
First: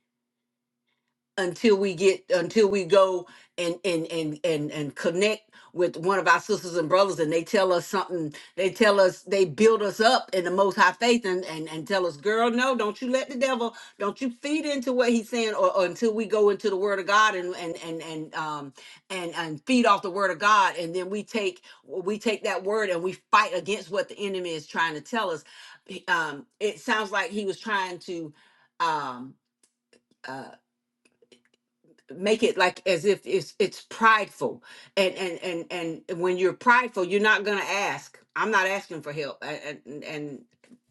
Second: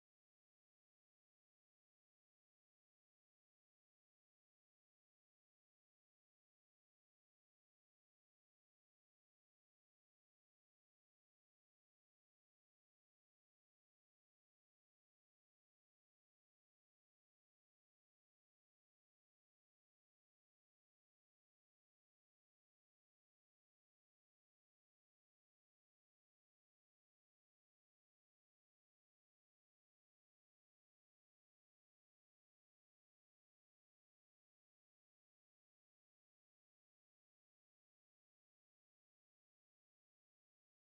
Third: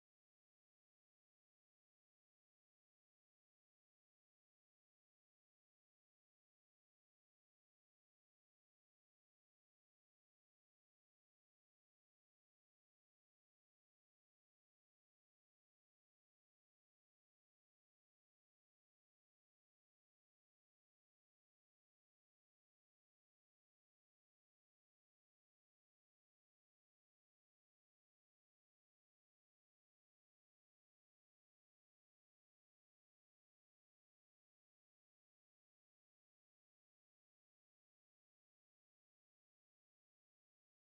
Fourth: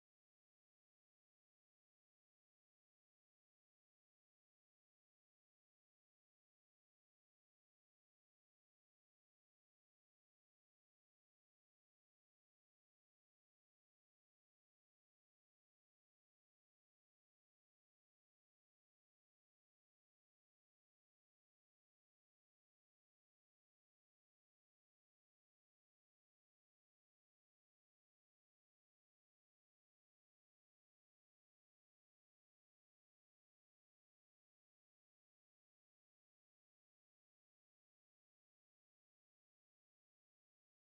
[SPEAKER 3] until we get until we go and and and and and connect with one of our sisters and brothers and they tell us something they tell us they build us up in the most high faith and and, and tell us girl no don't you let the devil don't you feed into what he's saying or, or until we go into the word of god and and and and um and and feed off the word of god and then we take we take that word and we fight against what the enemy is trying to tell us He- um it sounds like he was trying to um uh, make it like as if it's it's prideful and and and and when you're prideful you're not gonna ask i'm not asking for help and and, and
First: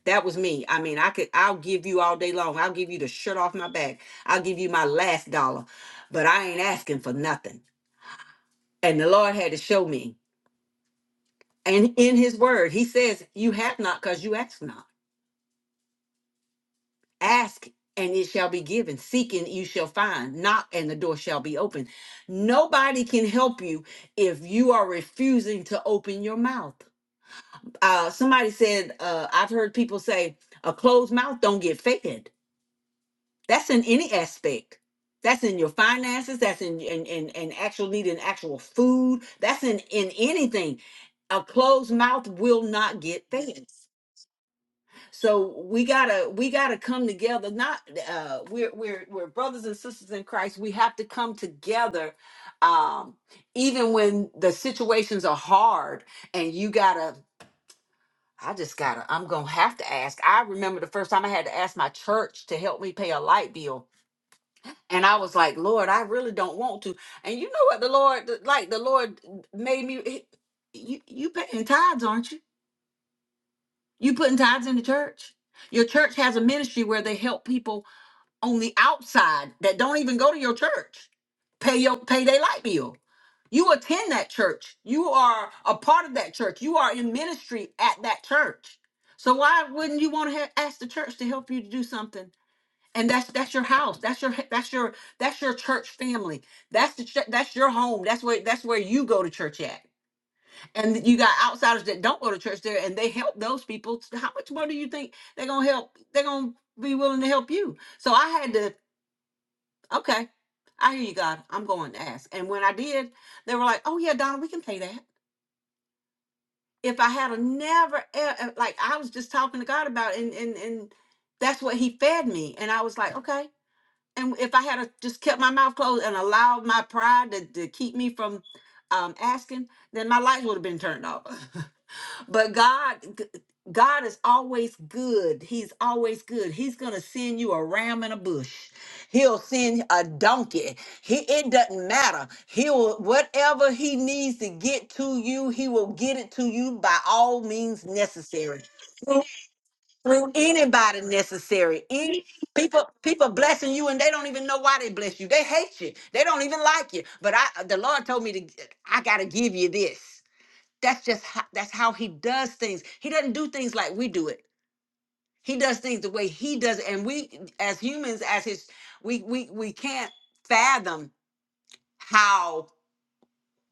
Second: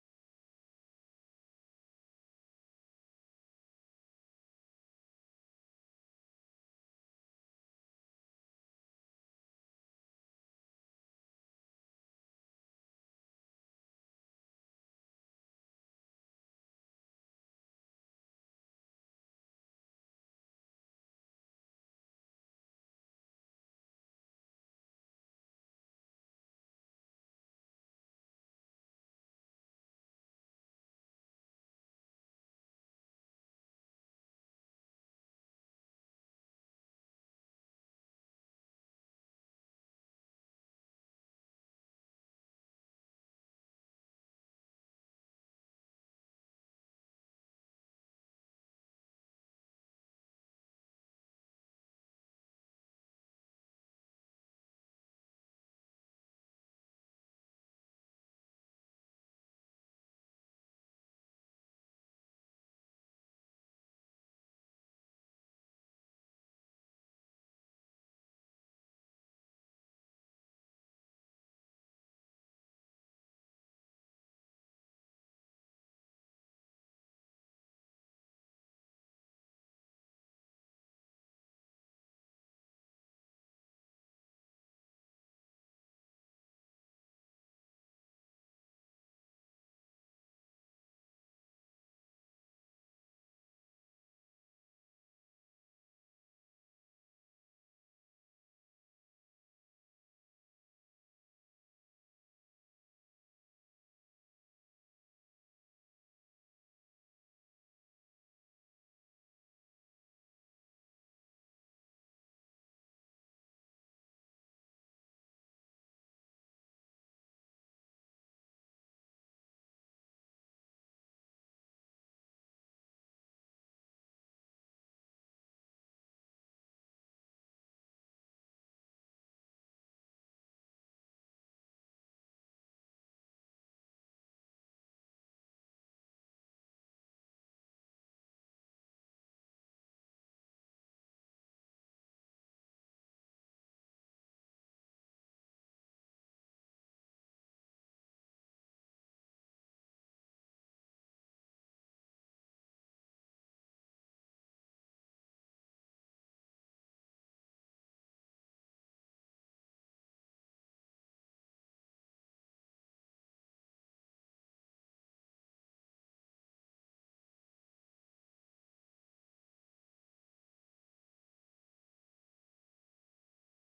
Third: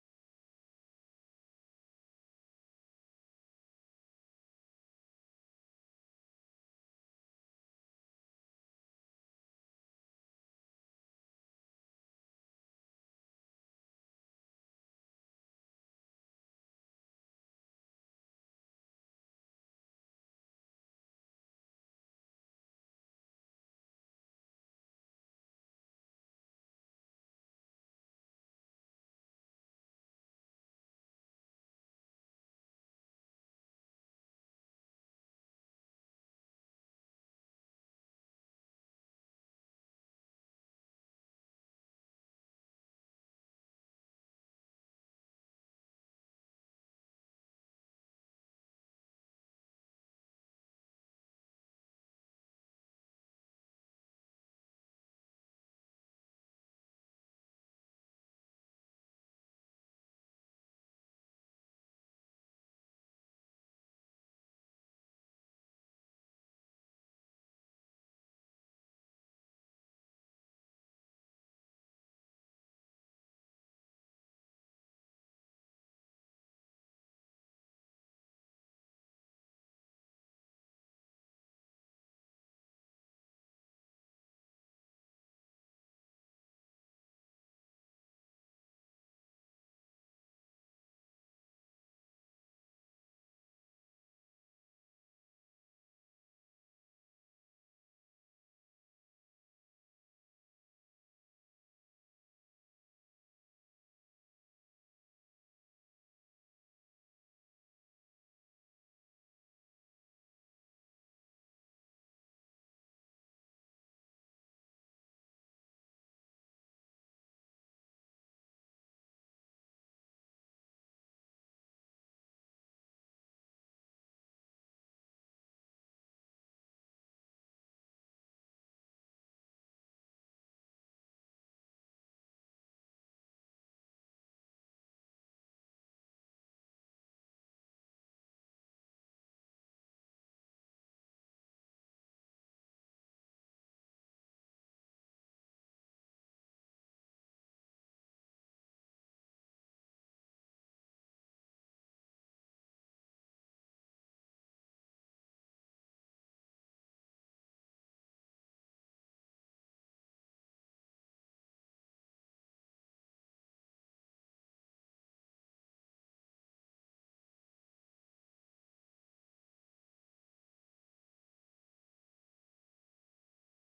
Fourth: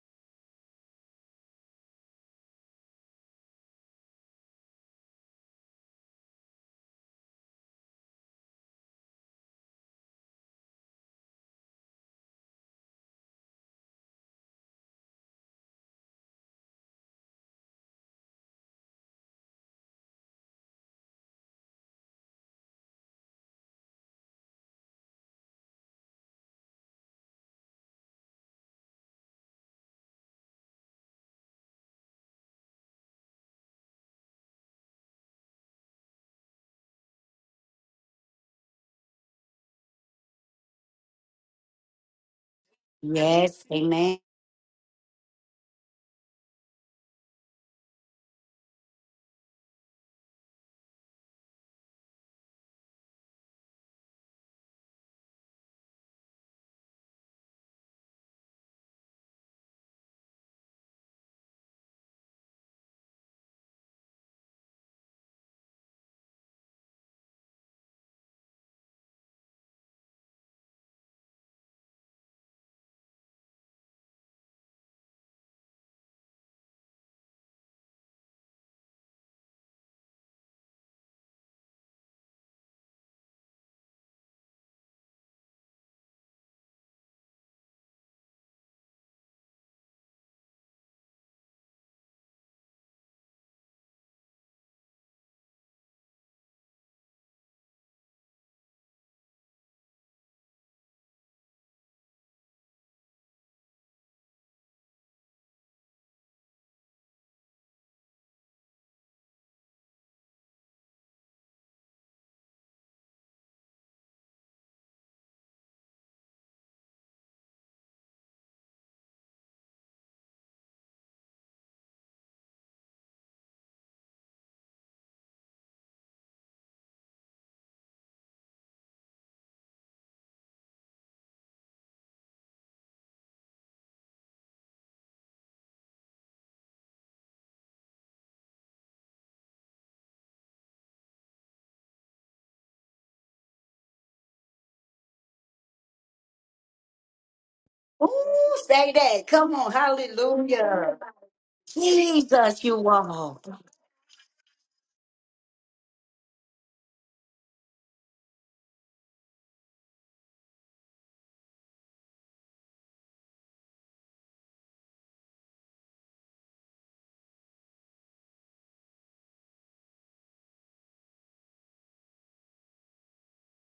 [SPEAKER 3] that was me i mean i could i'll give you all day long i'll give you the shirt off my back i'll give you my last dollar but i ain't asking for nothing and the lord had to show me and in his word he says you have not because you ask not Ask and it shall be given. Seek and you shall find. Knock and the door shall be open. Nobody can help you if you are refusing to open your mouth. Uh, somebody said, uh, I've heard people say, a closed mouth don't get fed. That's in any aspect. That's in your finances. That's in in, in, in actual needing actual food. That's in in anything. A closed mouth will not get
[SPEAKER 1] Yes.
[SPEAKER 3] fed
[SPEAKER 1] Amen.
[SPEAKER 3] so we gotta we gotta come together not uh we're we're we're brothers and sisters in christ we have to come together um even when the situations are hard and you gotta i just gotta i'm gonna have to ask i remember the first time i had to ask my church to help me pay a light bill and i was like lord i really don't want to and you know what the lord like the lord made me you you paying tithes aren't you you putting tithes in the church your church has a ministry where they help people on the outside that don't even go to your church pay your pay their light bill. You attend that church. You are a part of that church. You are in ministry at that church. So why wouldn't you want to ha- ask the church to help you to do something? And that's that's your house. That's your that's your that's your church family. That's the ch- that's your home. That's where that's where you go to church at. And you got outsiders that don't go to church there, and they help those people. How much more do you think they're gonna help? They're gonna be willing to help you. So I had to. Okay. I hear you, God. I'm going to ask. And when I did, they were like, oh, yeah, Donna, we can pay that. If I had a never, e- e- like, I was just talking to God about it, and, and, and that's what he fed me. And I was like, okay. And if I had a, just kept my mouth closed and allowed my pride to, to keep me from um, asking, then my lights would have been turned off. But God, God is always good. He's always good. He's gonna send you a ram in a bush. He'll send a donkey. He it doesn't matter. He'll whatever he needs to get to you, he will get it to you by all means
[SPEAKER 1] Ooh,
[SPEAKER 3] necessary.
[SPEAKER 1] say
[SPEAKER 3] Through
[SPEAKER 1] that. Come on.
[SPEAKER 3] through
[SPEAKER 1] Hallelujah.
[SPEAKER 3] anybody necessary. Any
[SPEAKER 1] Jesus,
[SPEAKER 3] people
[SPEAKER 1] you
[SPEAKER 3] people
[SPEAKER 1] all.
[SPEAKER 3] blessing you and they don't even know why they bless you. They hate you. They don't even like you. But I the Lord told me to I gotta give you this. That's just how, that's how he does things. He doesn't do things like we do it. He does things the way he does it, and we as humans, as his, we we we can't fathom how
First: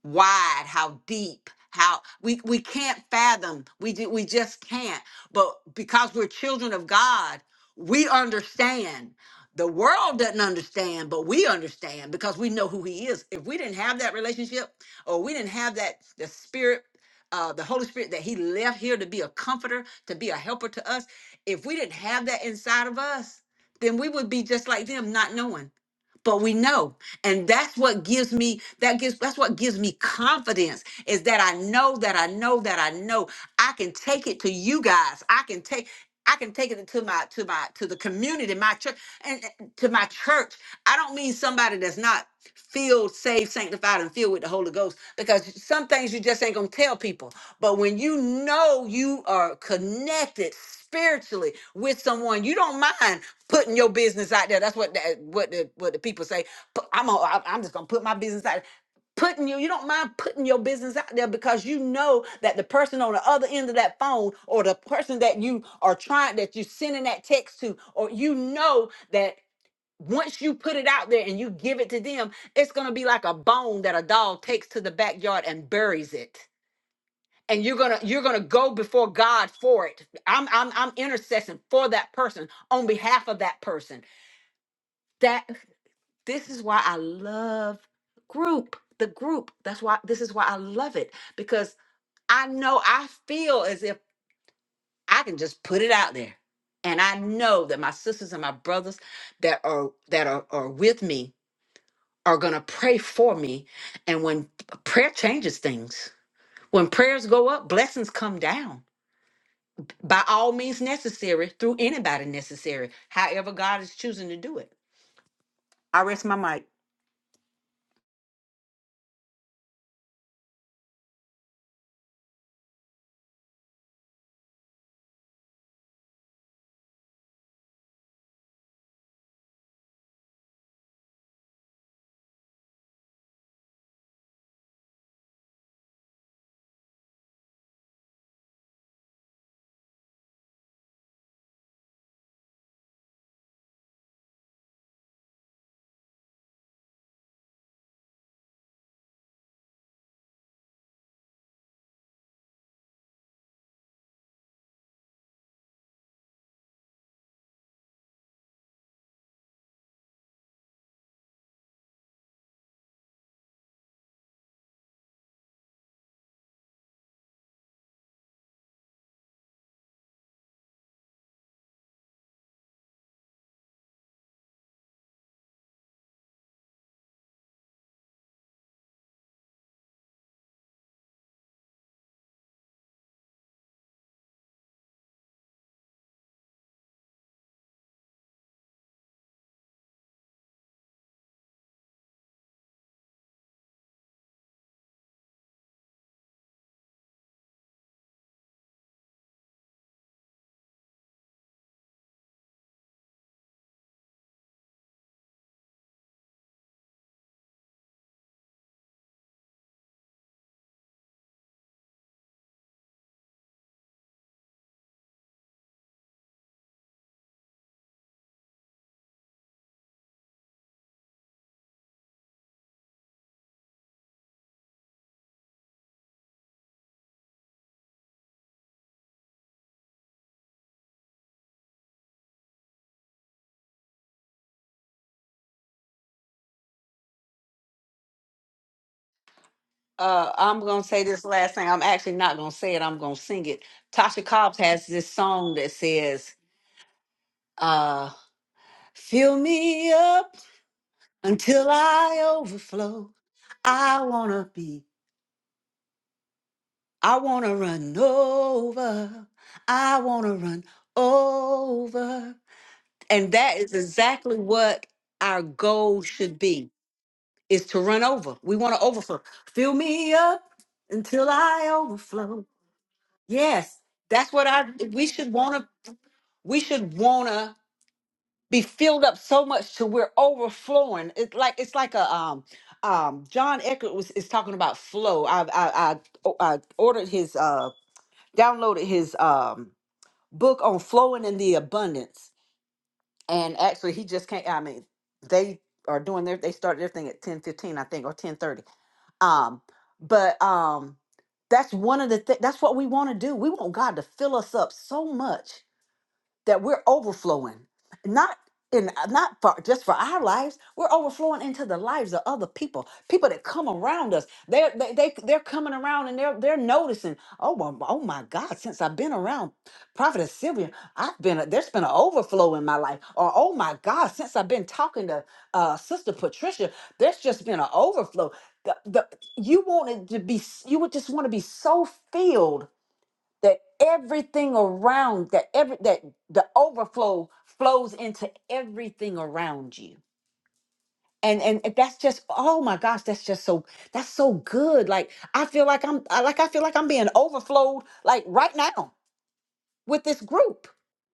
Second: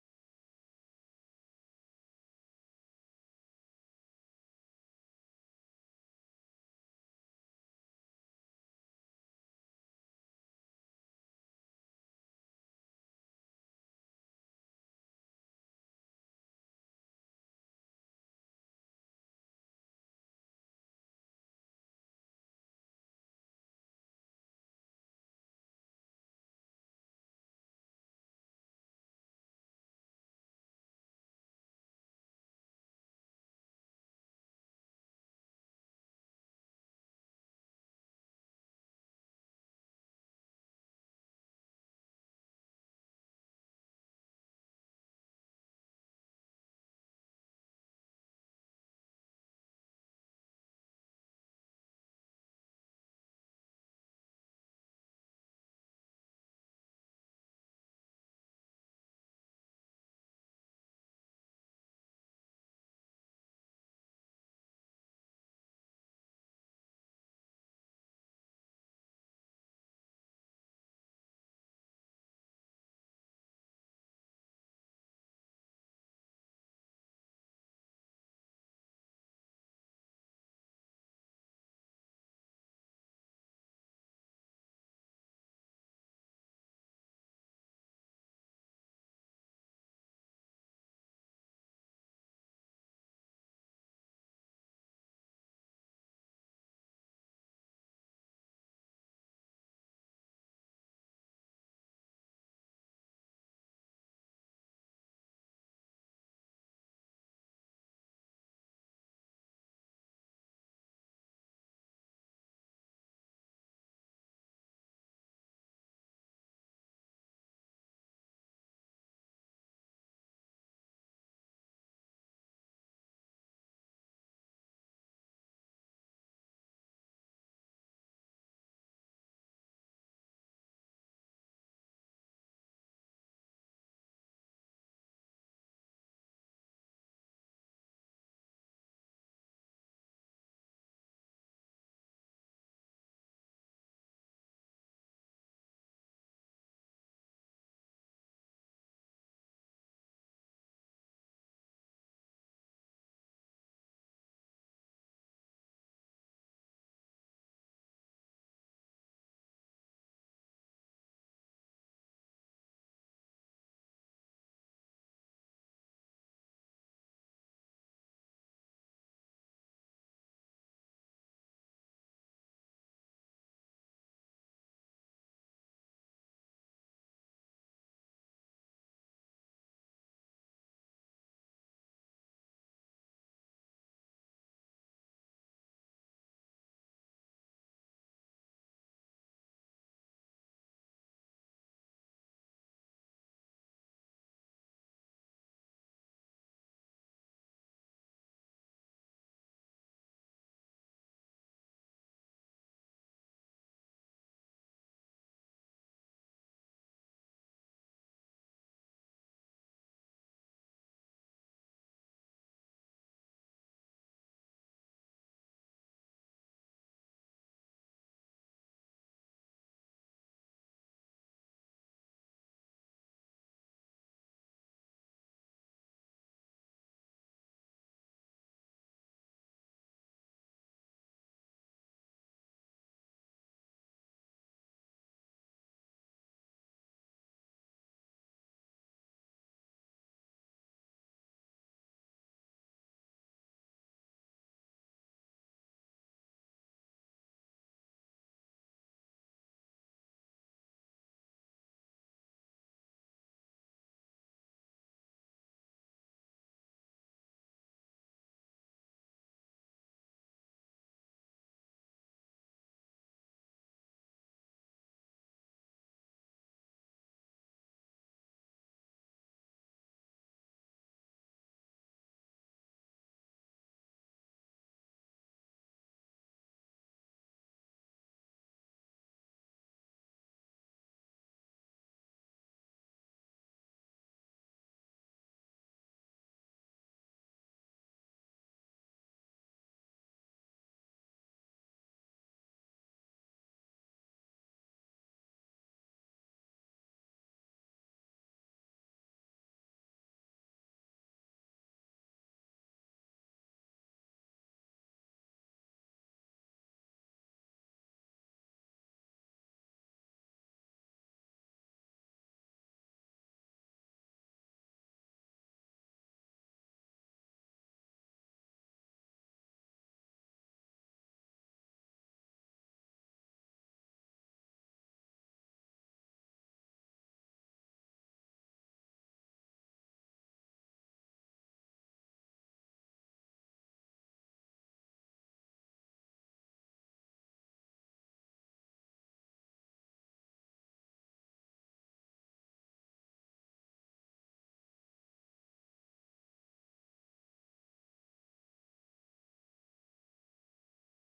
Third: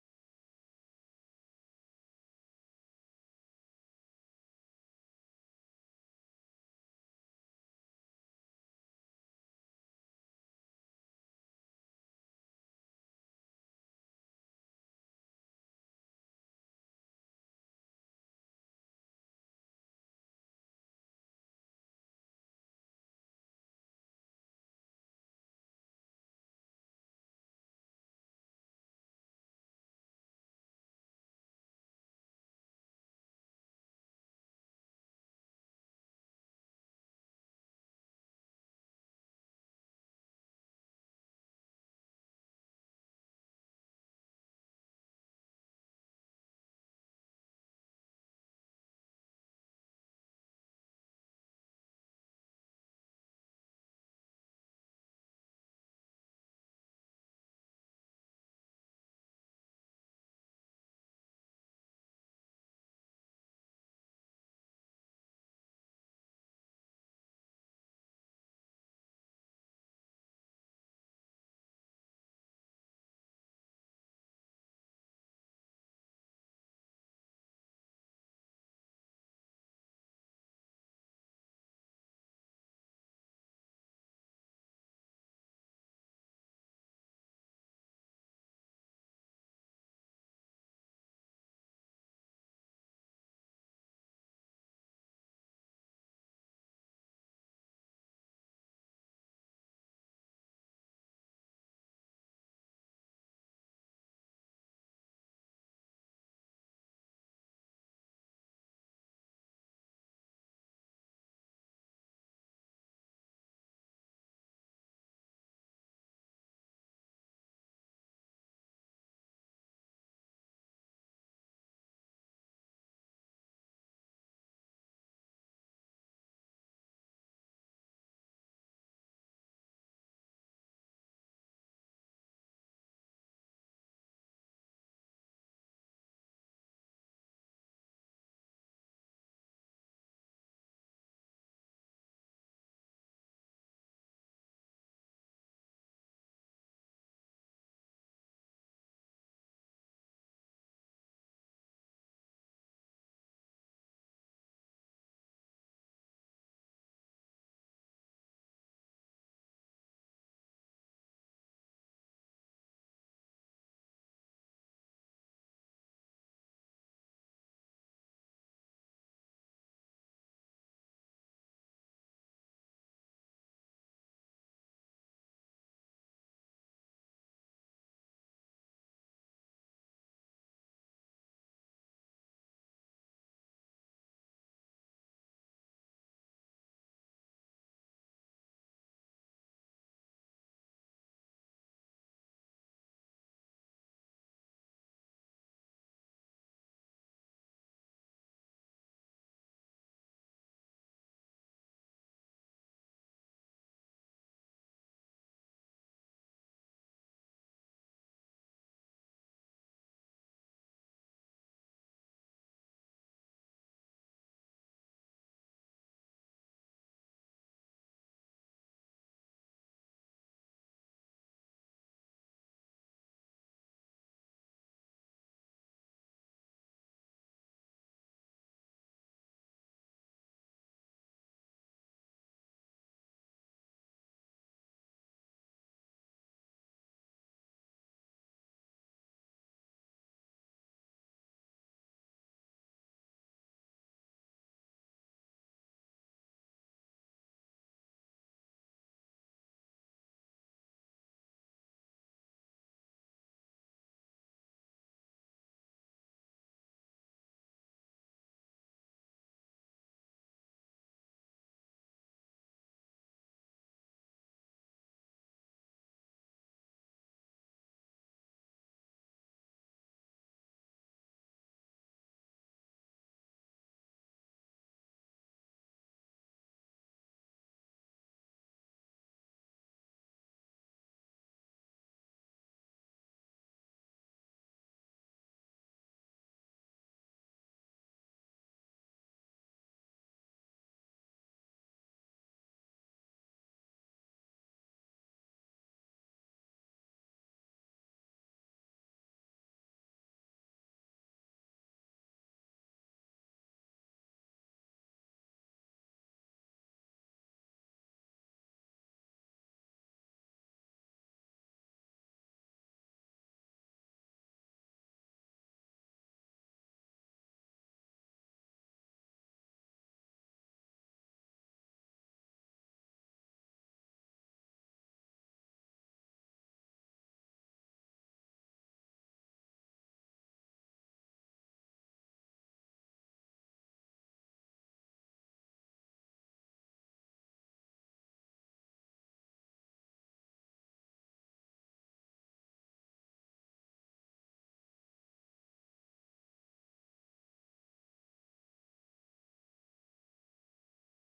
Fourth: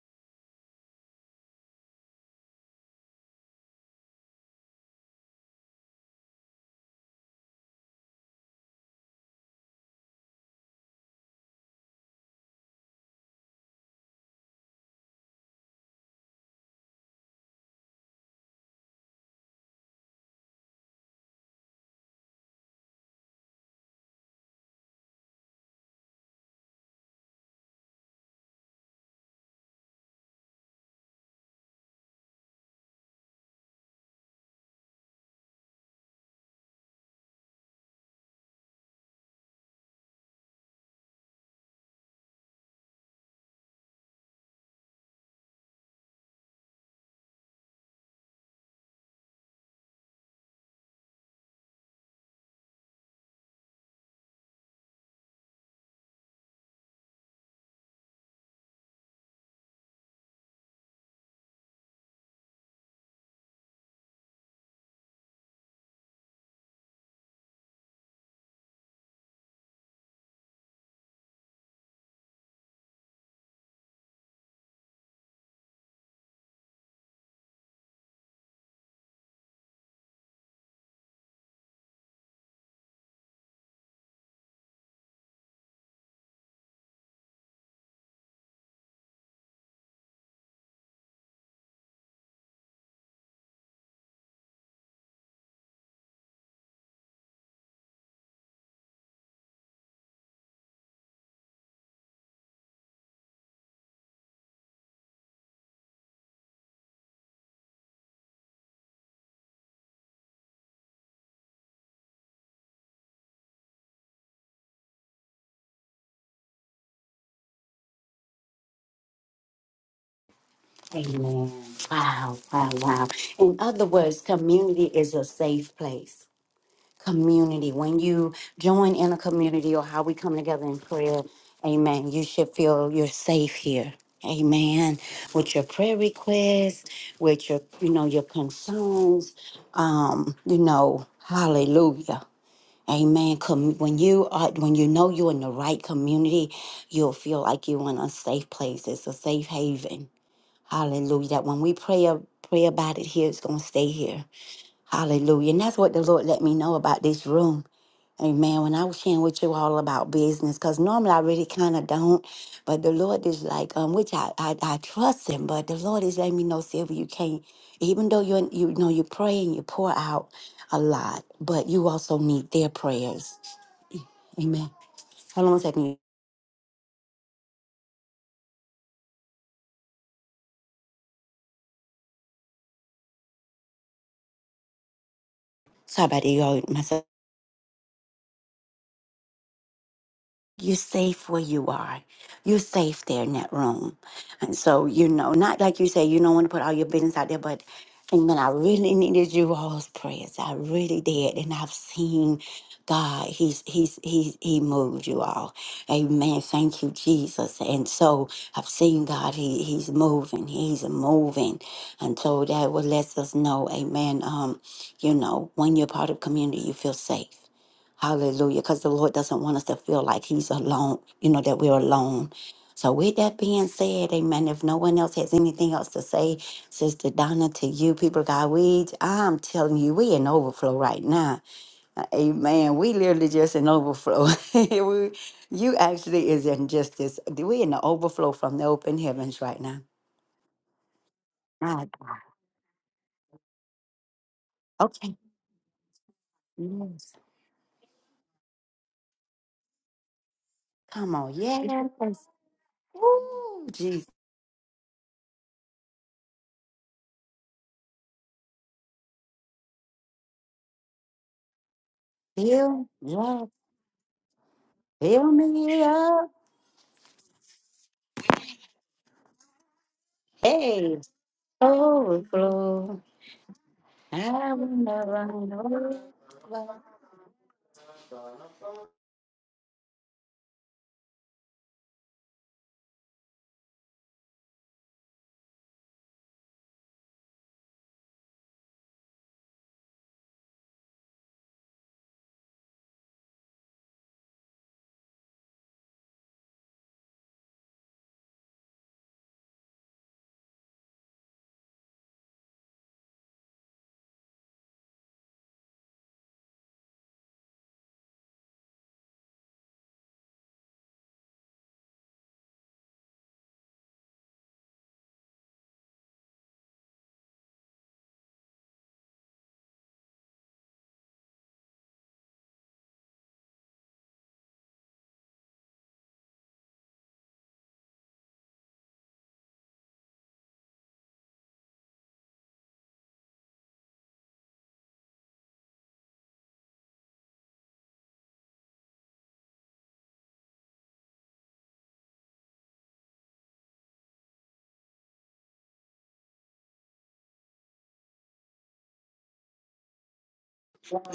[SPEAKER 3] wide, how deep, how we we can't fathom. We ju- we just can't. But because we're children of God, we understand. The world doesn't understand, but we understand because we know who He is. If we didn't have that relationship, or we didn't have that the Spirit, uh, the Holy Spirit that He left here to be a comforter, to be a helper to us, if we didn't have that inside of us, then we would be just like them, not knowing but we know and that's what gives me that gives that's what gives me confidence is that i know that i know that i know i can take it to you guys i can take i can take it to my to my to the community my church and and to my church i don't mean somebody that's not filled saved sanctified and filled with the holy ghost because some things you just ain't gonna tell people but when you know you are connected spiritually with someone you don't mind putting your business out there. That's what the, what the what the people say. Pu- I'm a, I'm I'm just gonna put my business out. there. Putting you, you don't mind putting your business out there because you know that the person on the other end of that phone, or the person that you are trying that you're sending that text to, or you know that once you put it out there and you give it to them, it's gonna be like a bone that a dog takes to the backyard and buries it. And you're gonna you're gonna go before God for it. I'm I'm I'm intercessing for that person on behalf of that person that this is why I love group, the group. That's why this is why I love it because I know I feel as if I can just put it out there. And I know that my sisters and my brothers that are that are, are with me are gonna pray for me. And when prayer changes things, when prayers go up, blessings come down by all means necessary through anybody necessary, however God is choosing to do it. I rest my mic.
[SPEAKER 1] Amen. Wow, wow, wow. In other words, community is a safe place. Community. When you join in a community or how we come together in prayer, amen, you should feel you're safe here. Amen. With your prayer requests, with your, you know, your concerns, um, you know, hallelujah. Amen. Com- when you are, when you know you're in the right community, you'll feel like you're in a safe place. It's a safe haven. Hallelujah. That when we pray, a- pray about it here, it's going to stay here. Hallelujah. And that's what the Lord let me know about this room. Amen. When I was sharing with you all about business, because normally I really kind of don't, but the Lord is like, um, which I, I I trust Him, but the Lord is letting me know, Sylvia, you can't, even though you you know you pray and you pour out a lot, but you also need their prayers. Amen. Hold on a second. Sorry about that, y'all. Myself. You're safe where you are. You're safe there in that room. And so, you know, not like you say, you don't want to put all your business out there, but amen. I really needed you all's prayers. I really did. And I've seen God. He's He's He's He moved you all. Amen. Thank you, Jesus. And so I've seen God. He He's moving. He's moving. And so that what lets us know, Amen. Um, you know, when you're part of community, you feel safe. Hallelujah. Because the Lord doesn't want us to feel like He's alone, you know, that we're alone. So, with that being said, amen. If no one else has anything else to say, Sister Donna, to you, people, of God, we, I'm telling you, we in overflow right now. Amen. We literally just in overflow. we, you actually is in just this, we in the overflow from the open heavens right now.
[SPEAKER 3] Uh, I'm gonna say this last thing. I'm
[SPEAKER 1] My God.
[SPEAKER 3] actually not gonna say it. I'm gonna sing it. Tasha Cobbs has this
[SPEAKER 1] Okay.
[SPEAKER 3] song that says,
[SPEAKER 1] Yes.
[SPEAKER 3] uh, "Fill me up
[SPEAKER 1] Come on.
[SPEAKER 3] until
[SPEAKER 1] Yeah.
[SPEAKER 3] I overflow.
[SPEAKER 1] Ooh,
[SPEAKER 3] I
[SPEAKER 1] Jesus.
[SPEAKER 3] wanna be. I wanna run over. I wanna run over."
[SPEAKER 1] Fill,
[SPEAKER 3] And
[SPEAKER 1] yeah.
[SPEAKER 3] that is exactly what
[SPEAKER 1] Fill
[SPEAKER 3] our
[SPEAKER 1] me
[SPEAKER 3] goal
[SPEAKER 1] up.
[SPEAKER 3] should be: is to run over. We want to overflow. Fill me up
[SPEAKER 1] Hey.
[SPEAKER 3] until I overflow.
[SPEAKER 1] overflow.
[SPEAKER 3] Yes, that's what
[SPEAKER 1] I
[SPEAKER 3] I.
[SPEAKER 1] will
[SPEAKER 3] We
[SPEAKER 1] never
[SPEAKER 3] should wanna.
[SPEAKER 1] know.
[SPEAKER 3] We should wanna be filled up so much to we're overflowing. It's like it's like a um um John Eckert was is talking about flow. I I I, o- I ordered his uh downloaded his um book on flowing in the abundance, and actually he just can't. I mean, they are doing their they started their thing at ten fifteen I think or ten thirty. Um, but um. That's one of the things. That's what we want to do. We want God to fill us up so much that we're overflowing not in not for just for our lives we're overflowing into the lives of other people people that come around us they're they, they they're coming around and they're they're noticing oh my, oh my god since i've been around prophet sylvia i've been a, there's been an overflow in my life or oh my god since i've been talking to uh sister patricia there's just been an overflow the, the you wanted to be s- you would just want to be so filled that everything around that every that the overflow flows into everything around you and and that's just oh my gosh that's just so that's so good like i feel like i'm I- like i feel like i'm being overflowed like right now with this group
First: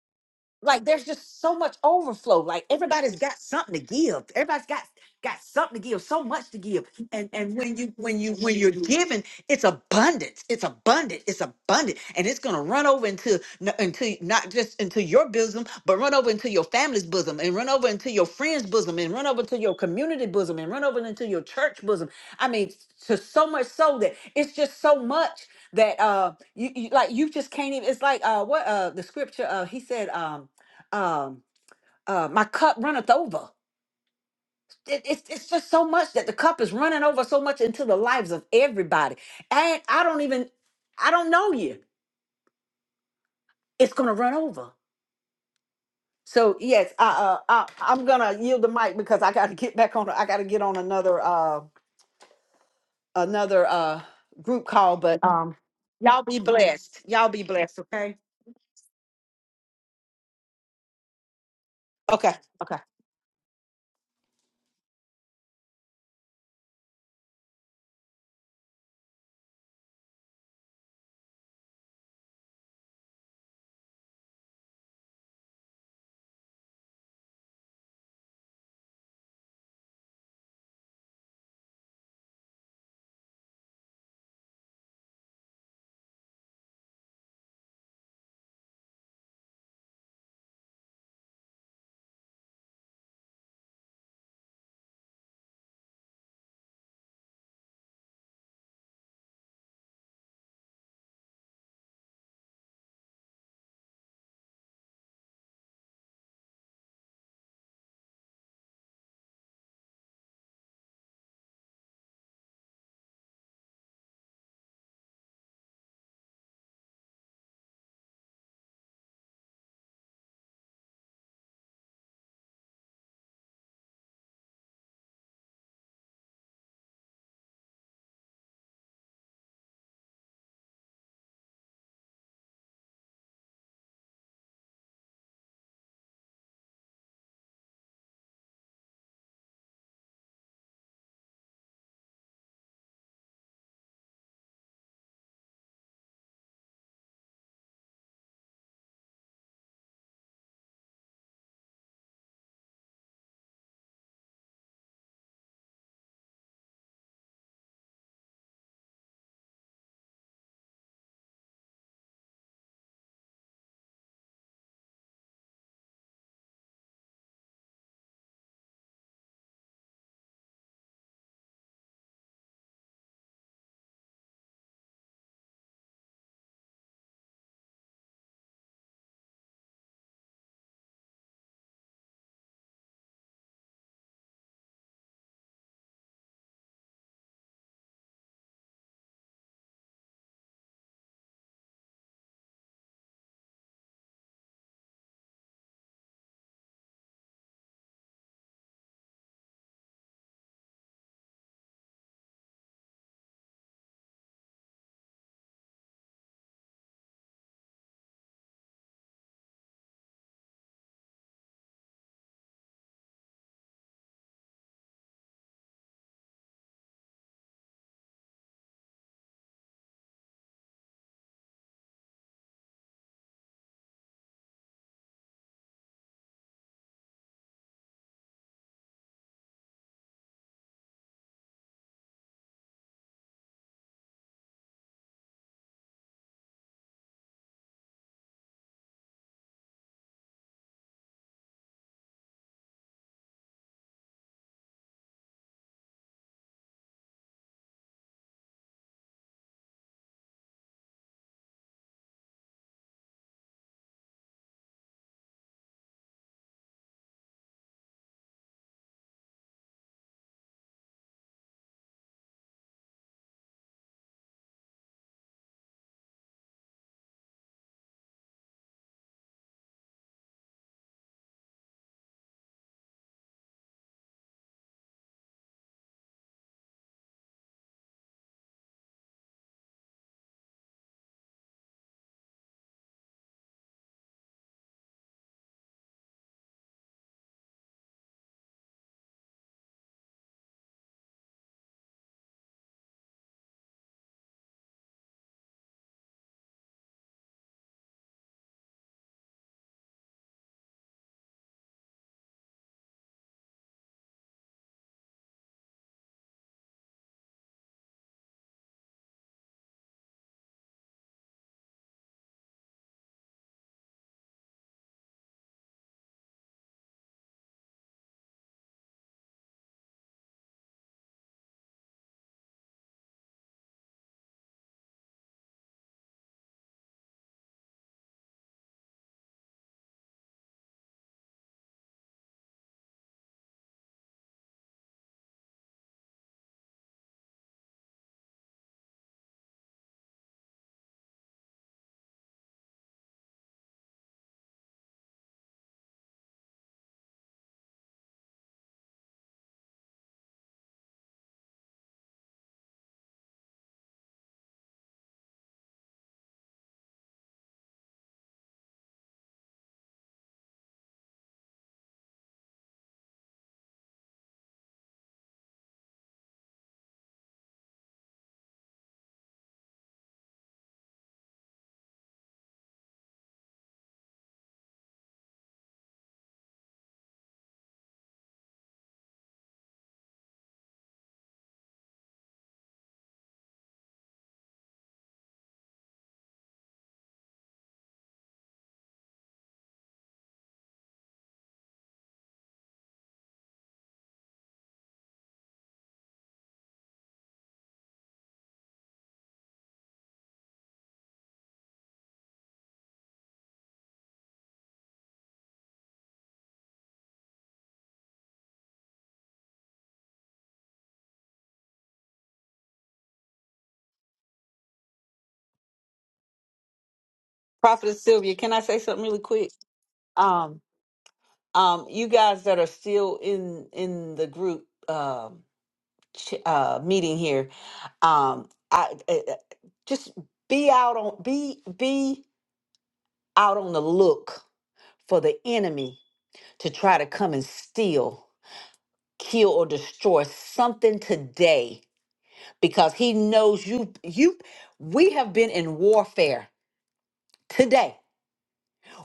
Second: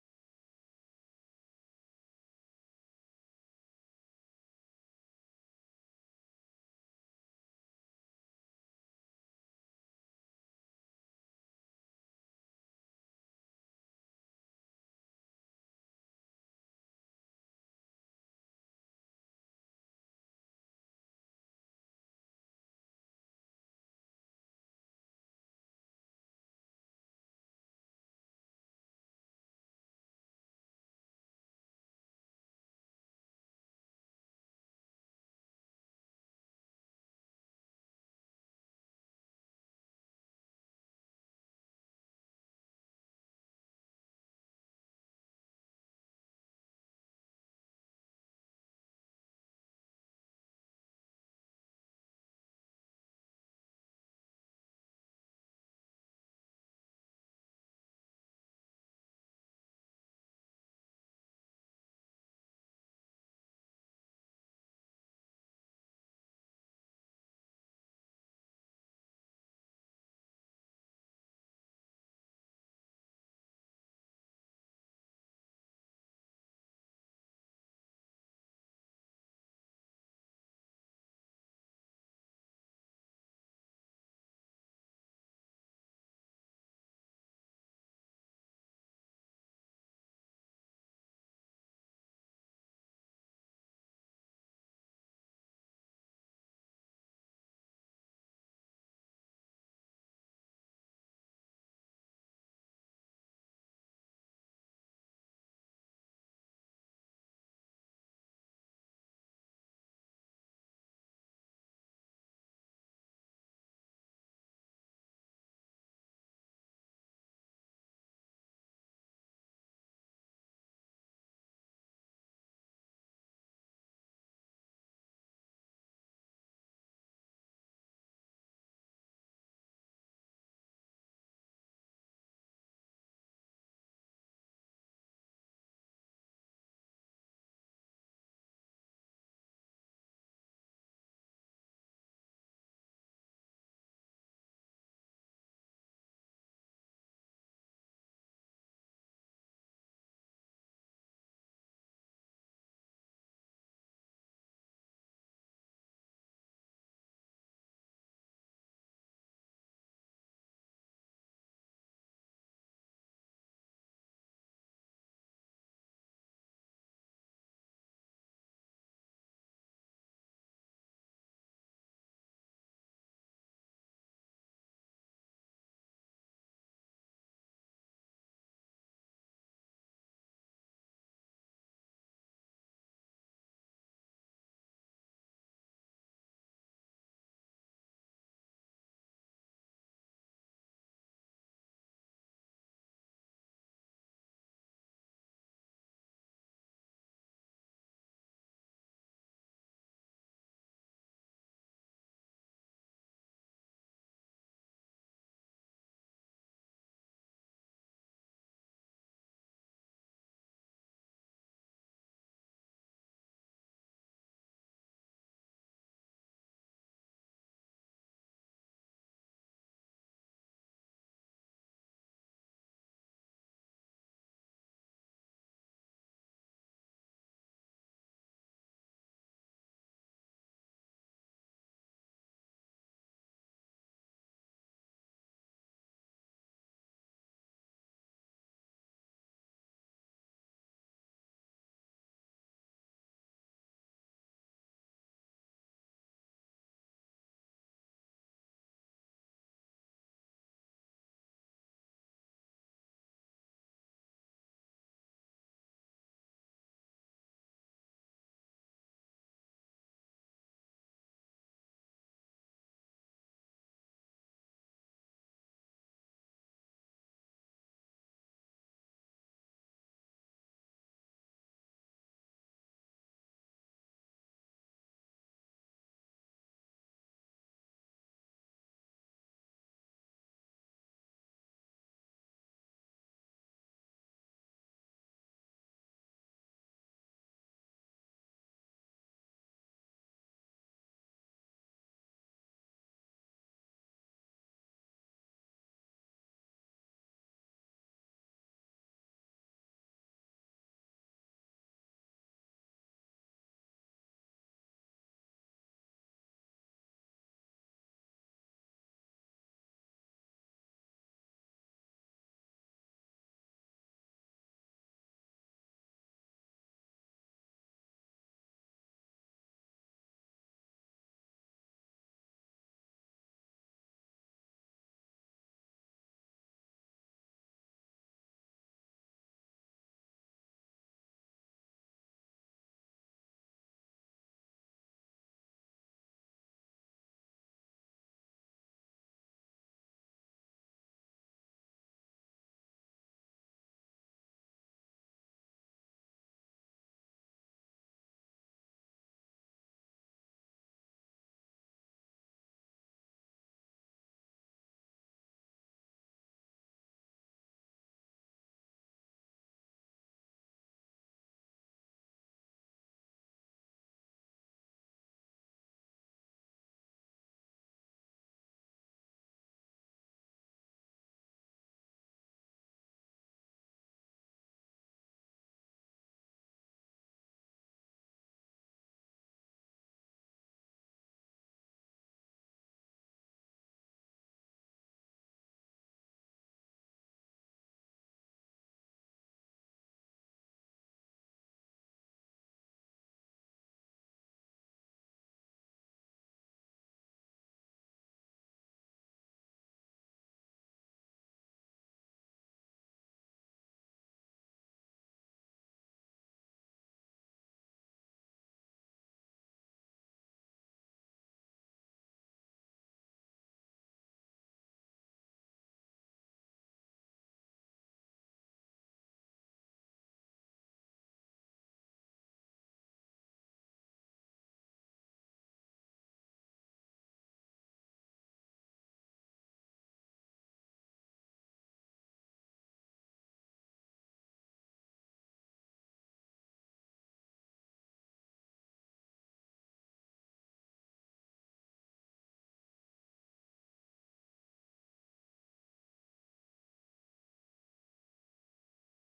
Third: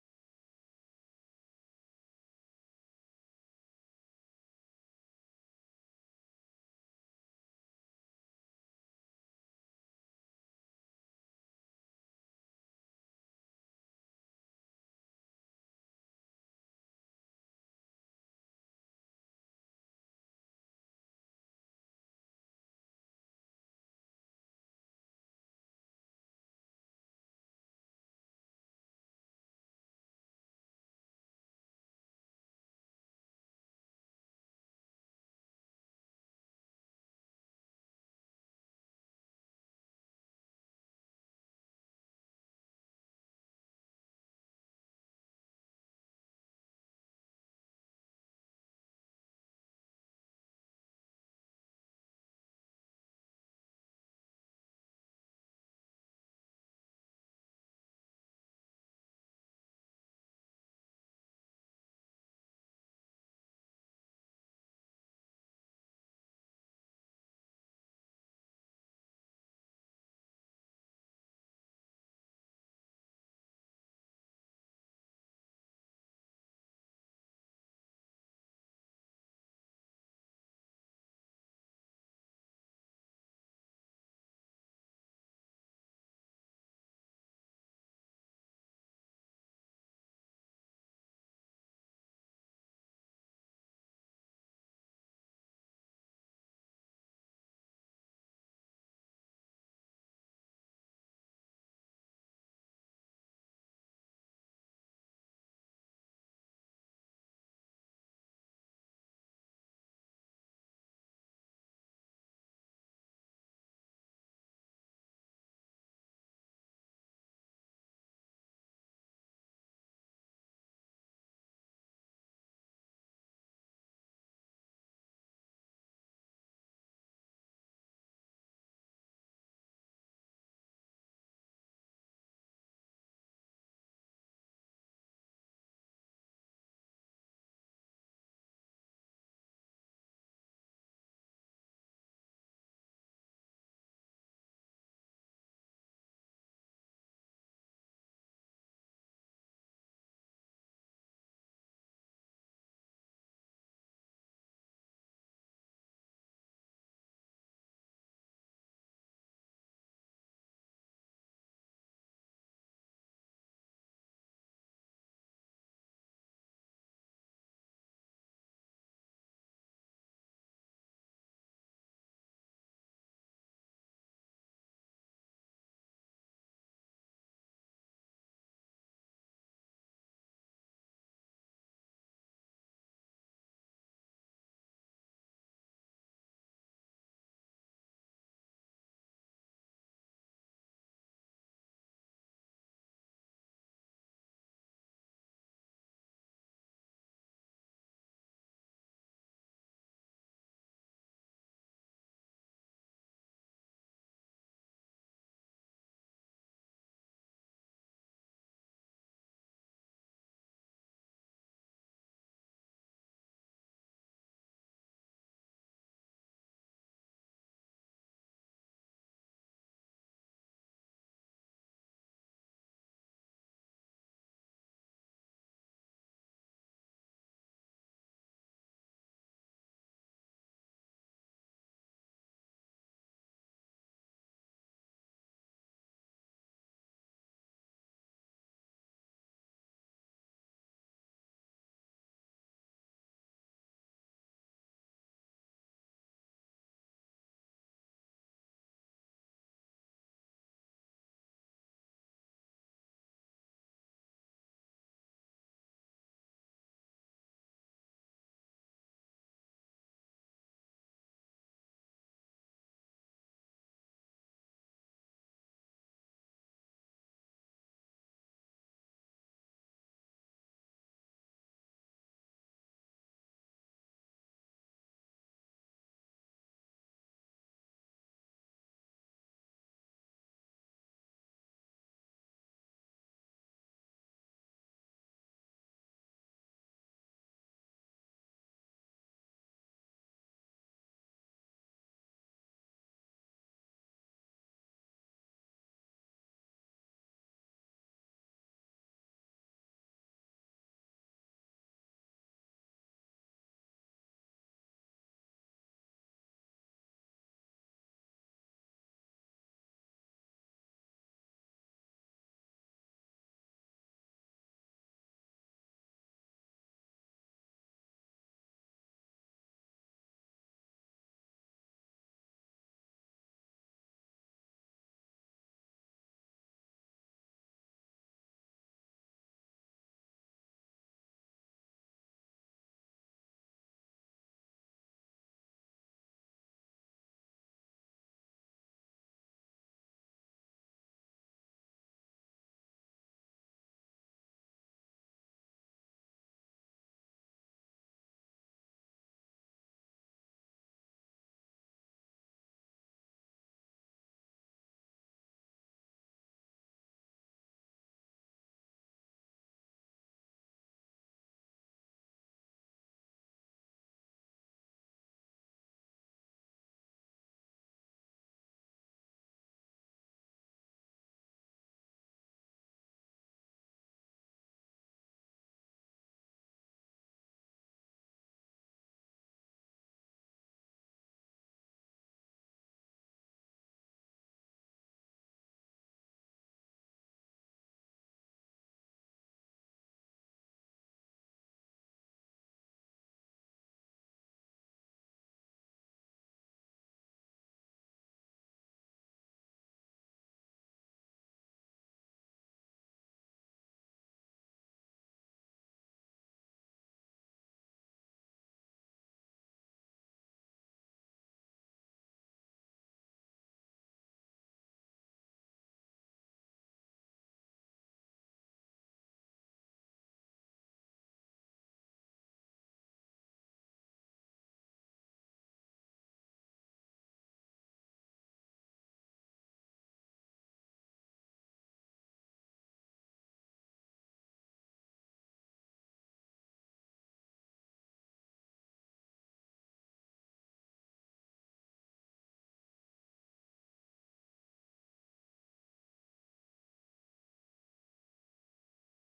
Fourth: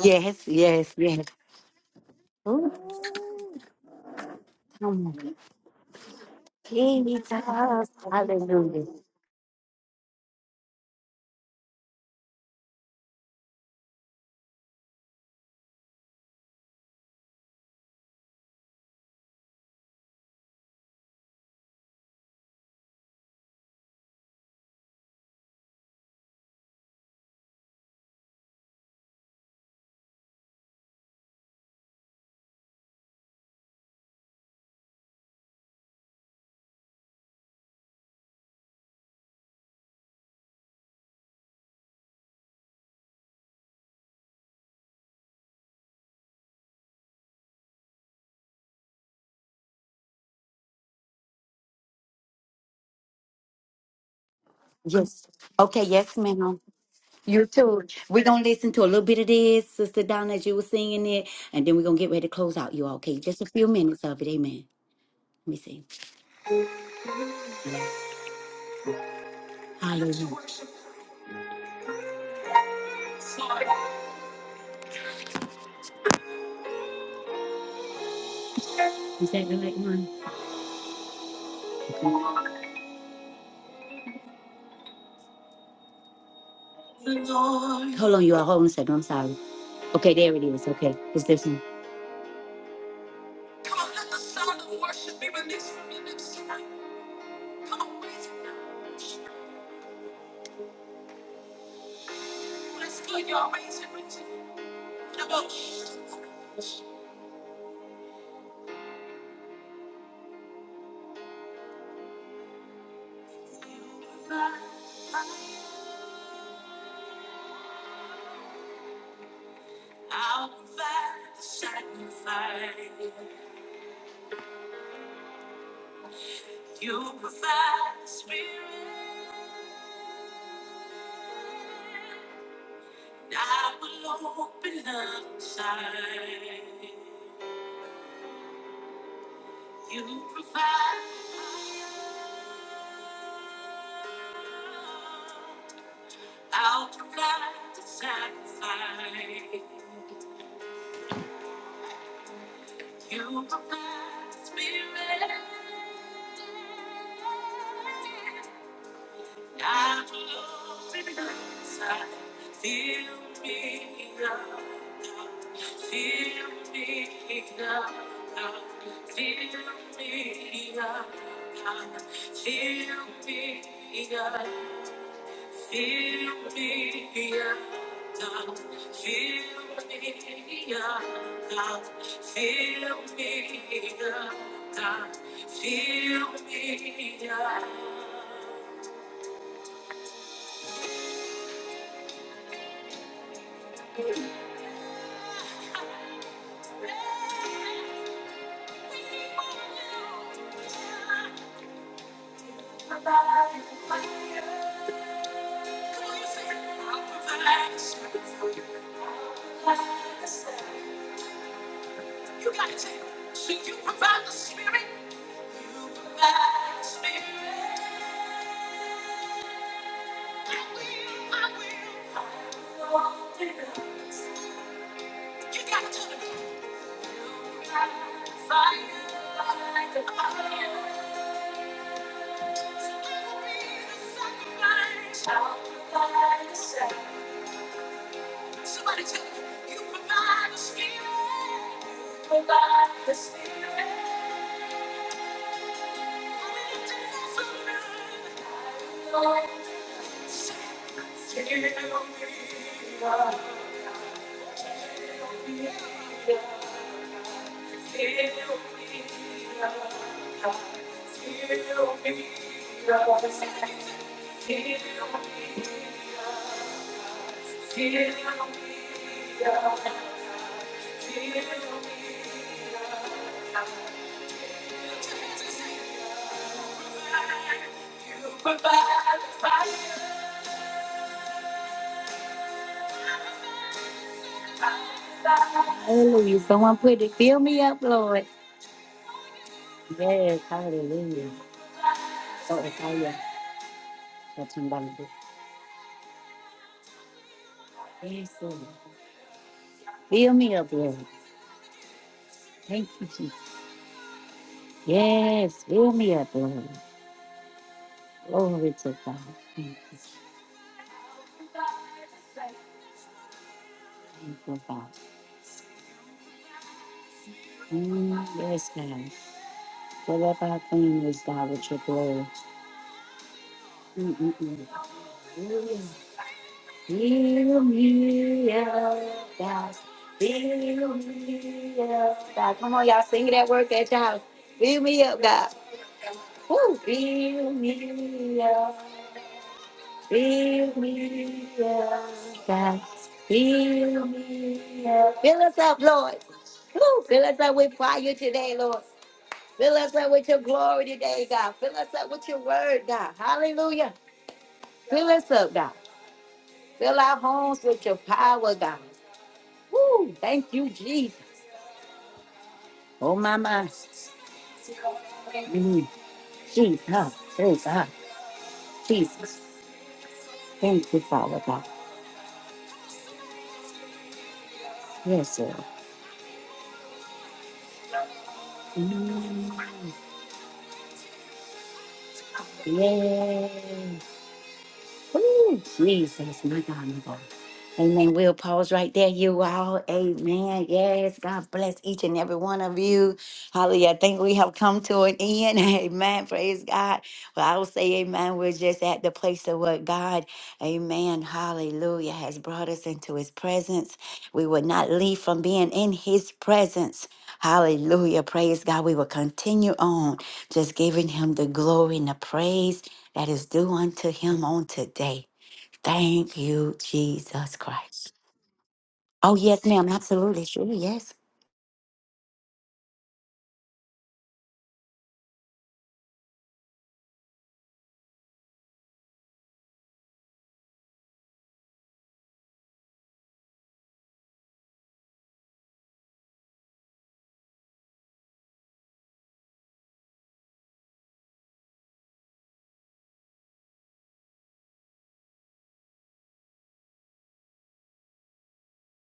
[SPEAKER 1] Yeah.
[SPEAKER 3] like there's
[SPEAKER 1] Yes,
[SPEAKER 3] just so much overflow like everybody's got something to give everybody's got got something to give so much to give
[SPEAKER 1] Jesus.
[SPEAKER 3] and and when you when you
[SPEAKER 1] Hallelujah.
[SPEAKER 3] when you're giving, it's abundance it's abundant it's abundant and it's going to run over into n- into not just into your bosom but run over into your family's bosom and run over into your friends bosom and run over to your community bosom and run over into your church bosom i mean to so much so that it's just so much that uh you, you like you just can't even it's like uh what uh the scripture uh he said um um uh my cup runneth over it, it's, it's just so much that the cup is running over so much into the lives of everybody and i don't even i don't know you it's gonna run over so yes i uh I, i'm gonna yield the mic because i gotta get back on i gotta get on another uh another uh group call but
[SPEAKER 1] Yes.
[SPEAKER 3] um
[SPEAKER 1] Okay, yes,
[SPEAKER 3] y'all be
[SPEAKER 1] ma'am.
[SPEAKER 3] blessed y'all be
[SPEAKER 1] You
[SPEAKER 3] blessed
[SPEAKER 1] too.
[SPEAKER 3] okay
[SPEAKER 1] We're going to listen to a little bit of this, Sister Donna, as you were singing it, and then we're going to get ready to
[SPEAKER 3] okay
[SPEAKER 1] close out.
[SPEAKER 3] okay
[SPEAKER 1] You all okay? Just a few minutes of it. Amen. Let me see. Hallelujah. Is that the right one? Hold on, you all. Hold on a second. I'm sorry. Okay, there it is. Okay. It's this one. Come on, let the sound of worship be released from your lips tonight. Come on, raise it. Let's put your ways in it. The most. I'll provide the sacrifice. You provide the spirit. I will open up inside. You provide. the fire. I'll provide the sacrifice. You provide spirit. I will be inside. Feel me up. Feel me up. Feel me up. Feel me up. Fill me up, fill me up, fill me up, fill me here. Provide for you. Come on, you say, I'll provide for you. I'll up. You got it. So you provide the spirit. You provide the spirit. I will, I will. I won't give it up. You got it. You provide the fire. Provide the fire. I will be the sacrifice. I'll provide the sacrifice. Somebody tell me, you provide the spirit. You provide the spirit. Hallelujah. Someone put it, fill me up, Lord. Yes, hallelujah. So it's all your touch and bondage. Yes, Lord. Fill me up, Lord. Thank you, Jesus. Yes, fill me up, Lord. Glory to God. Thank you, thank you, God. Mm, yes, God. Fill up our families, God, with your glory. Mm-mm-mm. Fill me up, God. Fill me up, God. Come on, y'all, sing it at work at your house. Fill me up, God. Woo. Fill me up. Fill me up, God. Fill me up. Fill us up, Lord. Woo. Fill us up with fire today, Lord. Fill us up with your glory today, God. Fill us up with your word, God. Hallelujah. Fill us up, God. Fill our homes with your power, God. Woo. Thank you, Jesus. Oh, my mind. Mm. Jesus. Oh, God. Jesus. Thank you, Father God. Yes, sir. Mm. Yes. Ooh, Jesus, my God, my God. Amen. We'll pause right while you God, God from being in his presence. Hallelujah. Praise God. We will continue on just giving him the glory and the praise that is due unto him on today. Thank you, Jesus.
[SPEAKER 3] prophetess sylvia can i say something really quick
[SPEAKER 1] Am I
[SPEAKER 3] um
[SPEAKER 1] blessed?
[SPEAKER 3] um you guys that are still in in the group um ch- uh, meeting here, um, I, I I- just be out on be be out on the look for the enemy to try to come and steal, kill, or destroy something today because he knows you you we have been in warfare today.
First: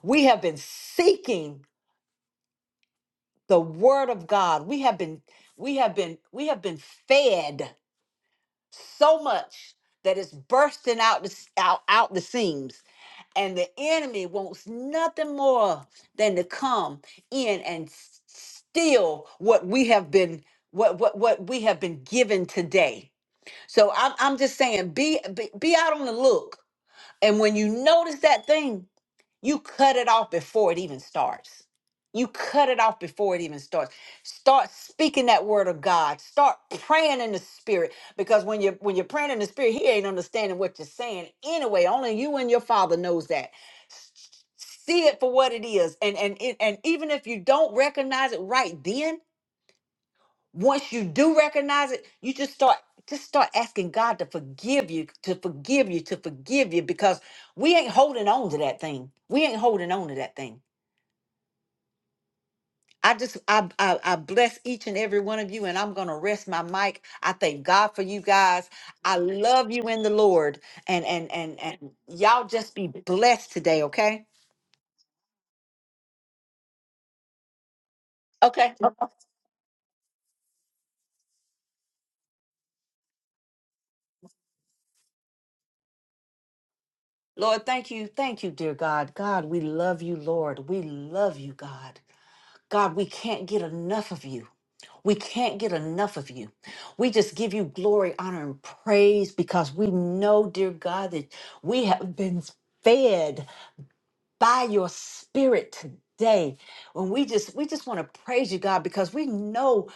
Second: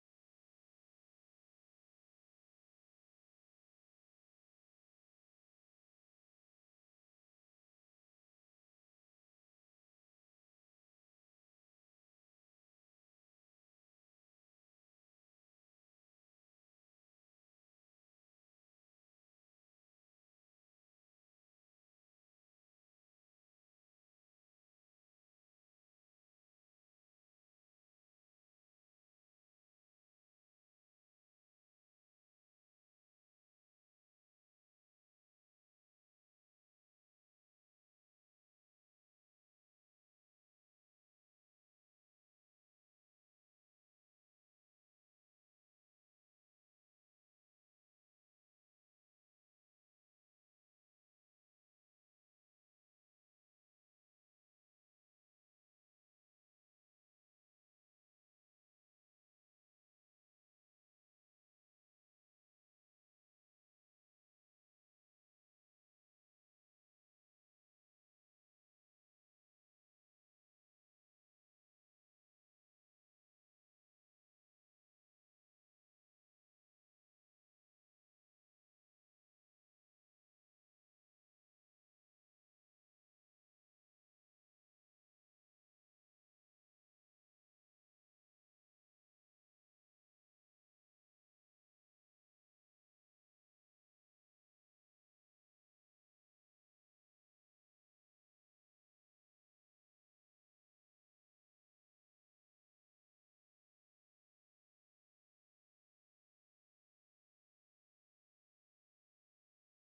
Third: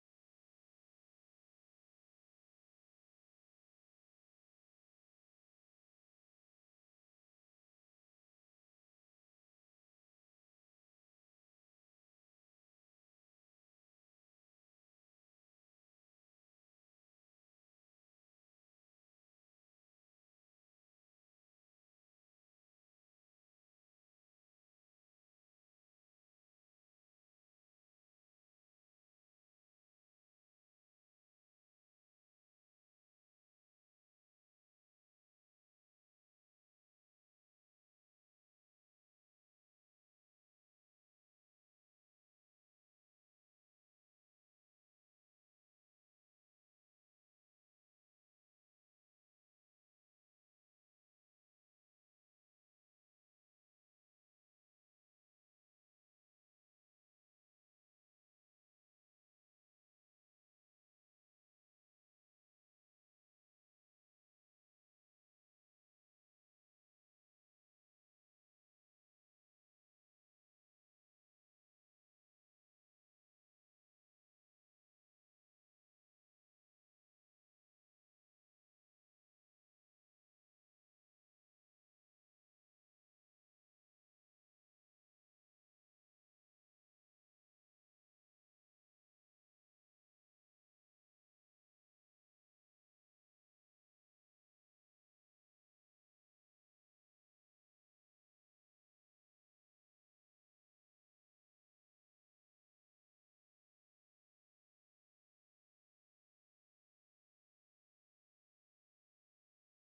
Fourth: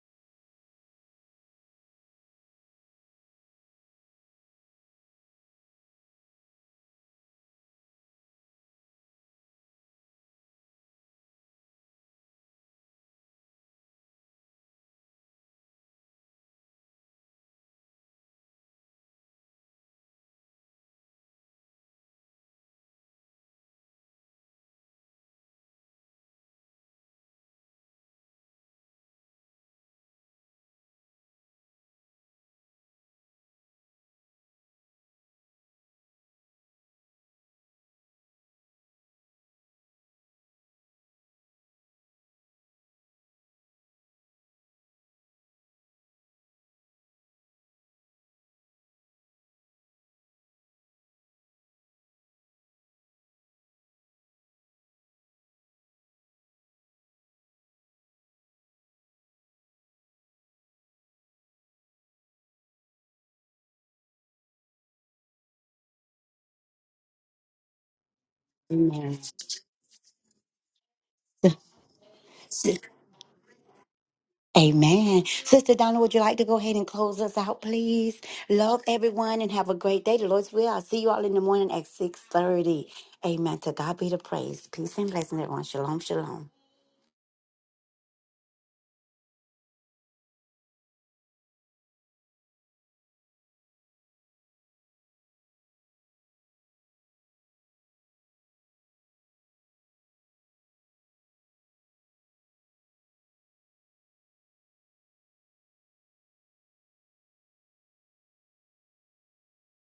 [SPEAKER 3] We have been seeking the word of God. We have been we have been we have been fed so much that it's bursting out the, s- out, out the seams and the enemy wants nothing more than to come in and s- steal what we have been what what what we have been given today so i'm, I'm just saying be, be be out on the look and when you notice that thing you cut it off before it even starts. You cut it off before it even starts. Start speaking that word of God. Start praying in the spirit. Because when you're when you're praying in the spirit, he ain't understanding what you're saying anyway. Only you and your father knows that. S- See it for what it is. And and it- and even if you don't recognize it right then, once you do recognize it, you just start just start asking God to forgive you, to forgive you, to forgive you, because we ain't holding on to that thing. We ain't holding on to that thing. I just I, I I bless each and every one of you, and I'm gonna rest my mic. I thank God for you guys. I love you in the Lord, and and and and y'all just be blessed today, okay?
[SPEAKER 1] Amen. Sister Donna, would you like to go ahead and close us out, please?
[SPEAKER 3] Okay.
[SPEAKER 1] Love everyone and have a great day. The Lord's will. I'll see you all in the morning at 6.30. Amen. To God be the praise. Peace and blessing, everyone. Shalom, shalom.
[SPEAKER 3] Lord, thank you, thank you, dear God. God, we love you, Lord. We love you, God. God, we can't get enough of you. We can't get enough of you. We just give you glory, honor, and praise because we know, dear God, that we have been fed by your spirit today when we just we just want to praise you god because we know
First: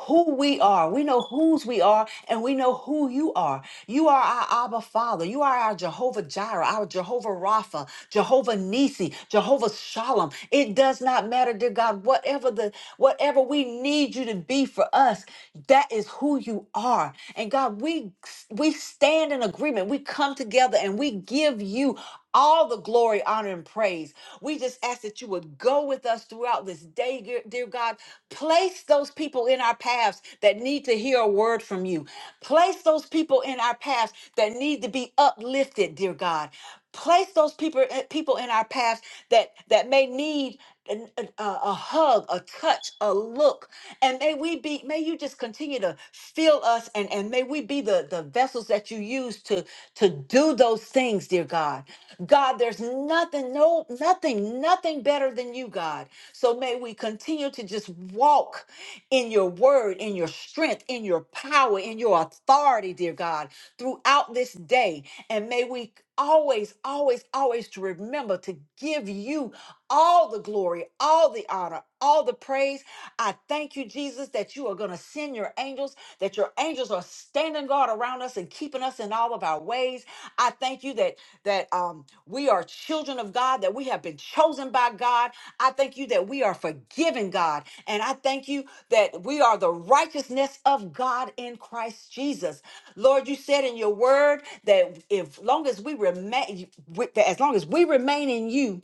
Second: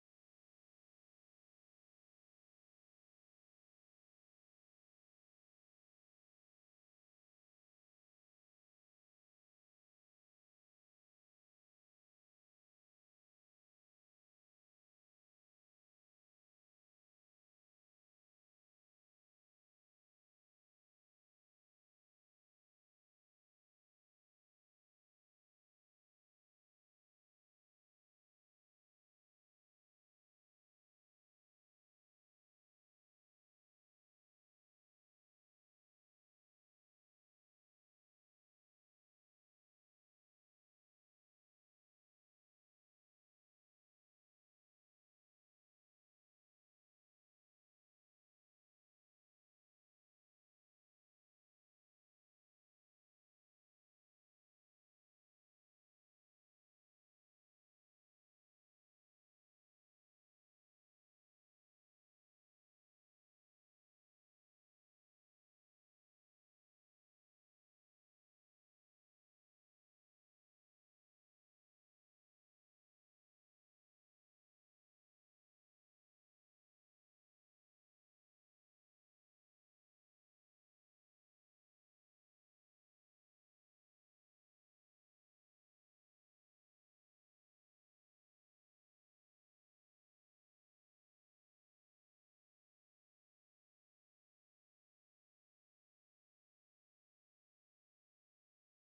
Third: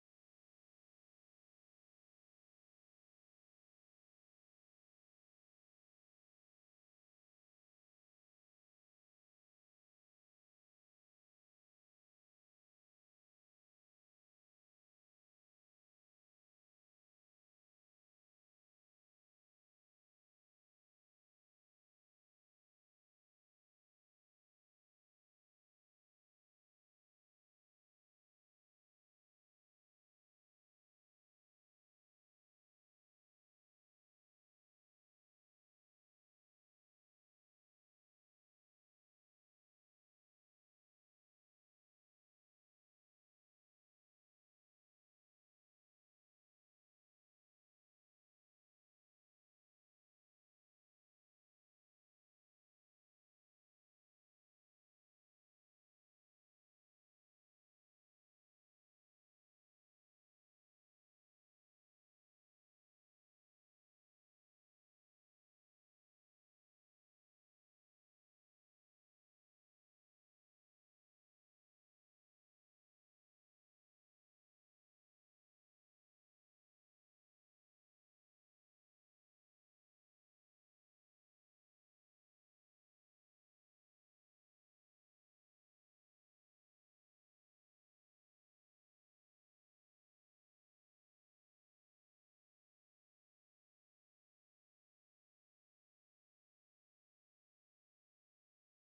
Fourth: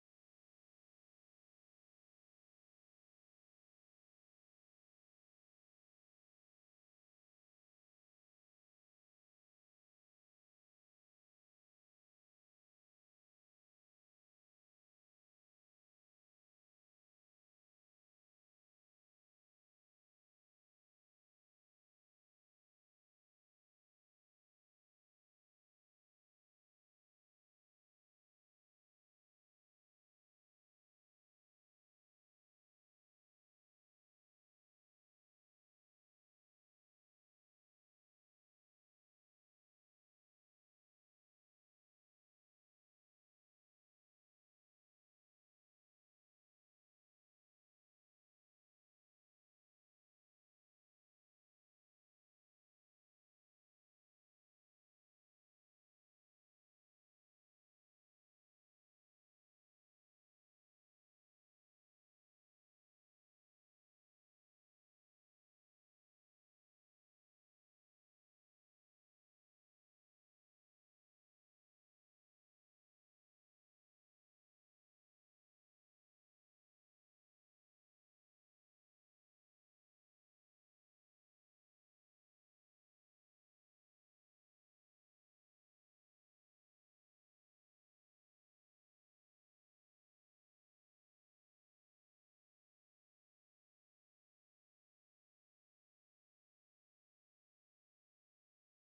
[SPEAKER 3] who we are we know whose we are and we know who you are you are our abba father you are our jehovah jireh our jehovah rapha jehovah nisi jehovah shalom it does not matter dear god whatever the whatever we need you to be for us that is who you are and god we we stand in agreement we come together and we give you all the glory, honor, and praise. We just ask that you would go with us throughout this day, dear dear God. Place those people in our paths that need to hear a word from you. Place those people in our paths that need to be uplifted, dear God. Place those people eh, people in our paths that that may need an- an- a, a hug, a touch, a look, and may we be. May you just continue to fill us, and and may we be the the vessels that you use to to do those things, dear God. God, there's nothing, no, nothing, nothing better than you, God. So may we continue to just walk in your word, in your strength, in your power, in your authority, dear God, throughout this day. And may we always, always, always to remember to give you all the glory, all the honor, all the praise. I thank you, Jesus, that you are going to send your angels, that your angels are standing guard around us and keeping us in all of our ways. I thank you that that um, we are children of God, that we have been chosen by God. I thank you that we are forgiven, God. And I thank you that we are the righteousness of God in Christ Jesus. Lord, you said in your word that if long as we remain, with- that as long as we remain in you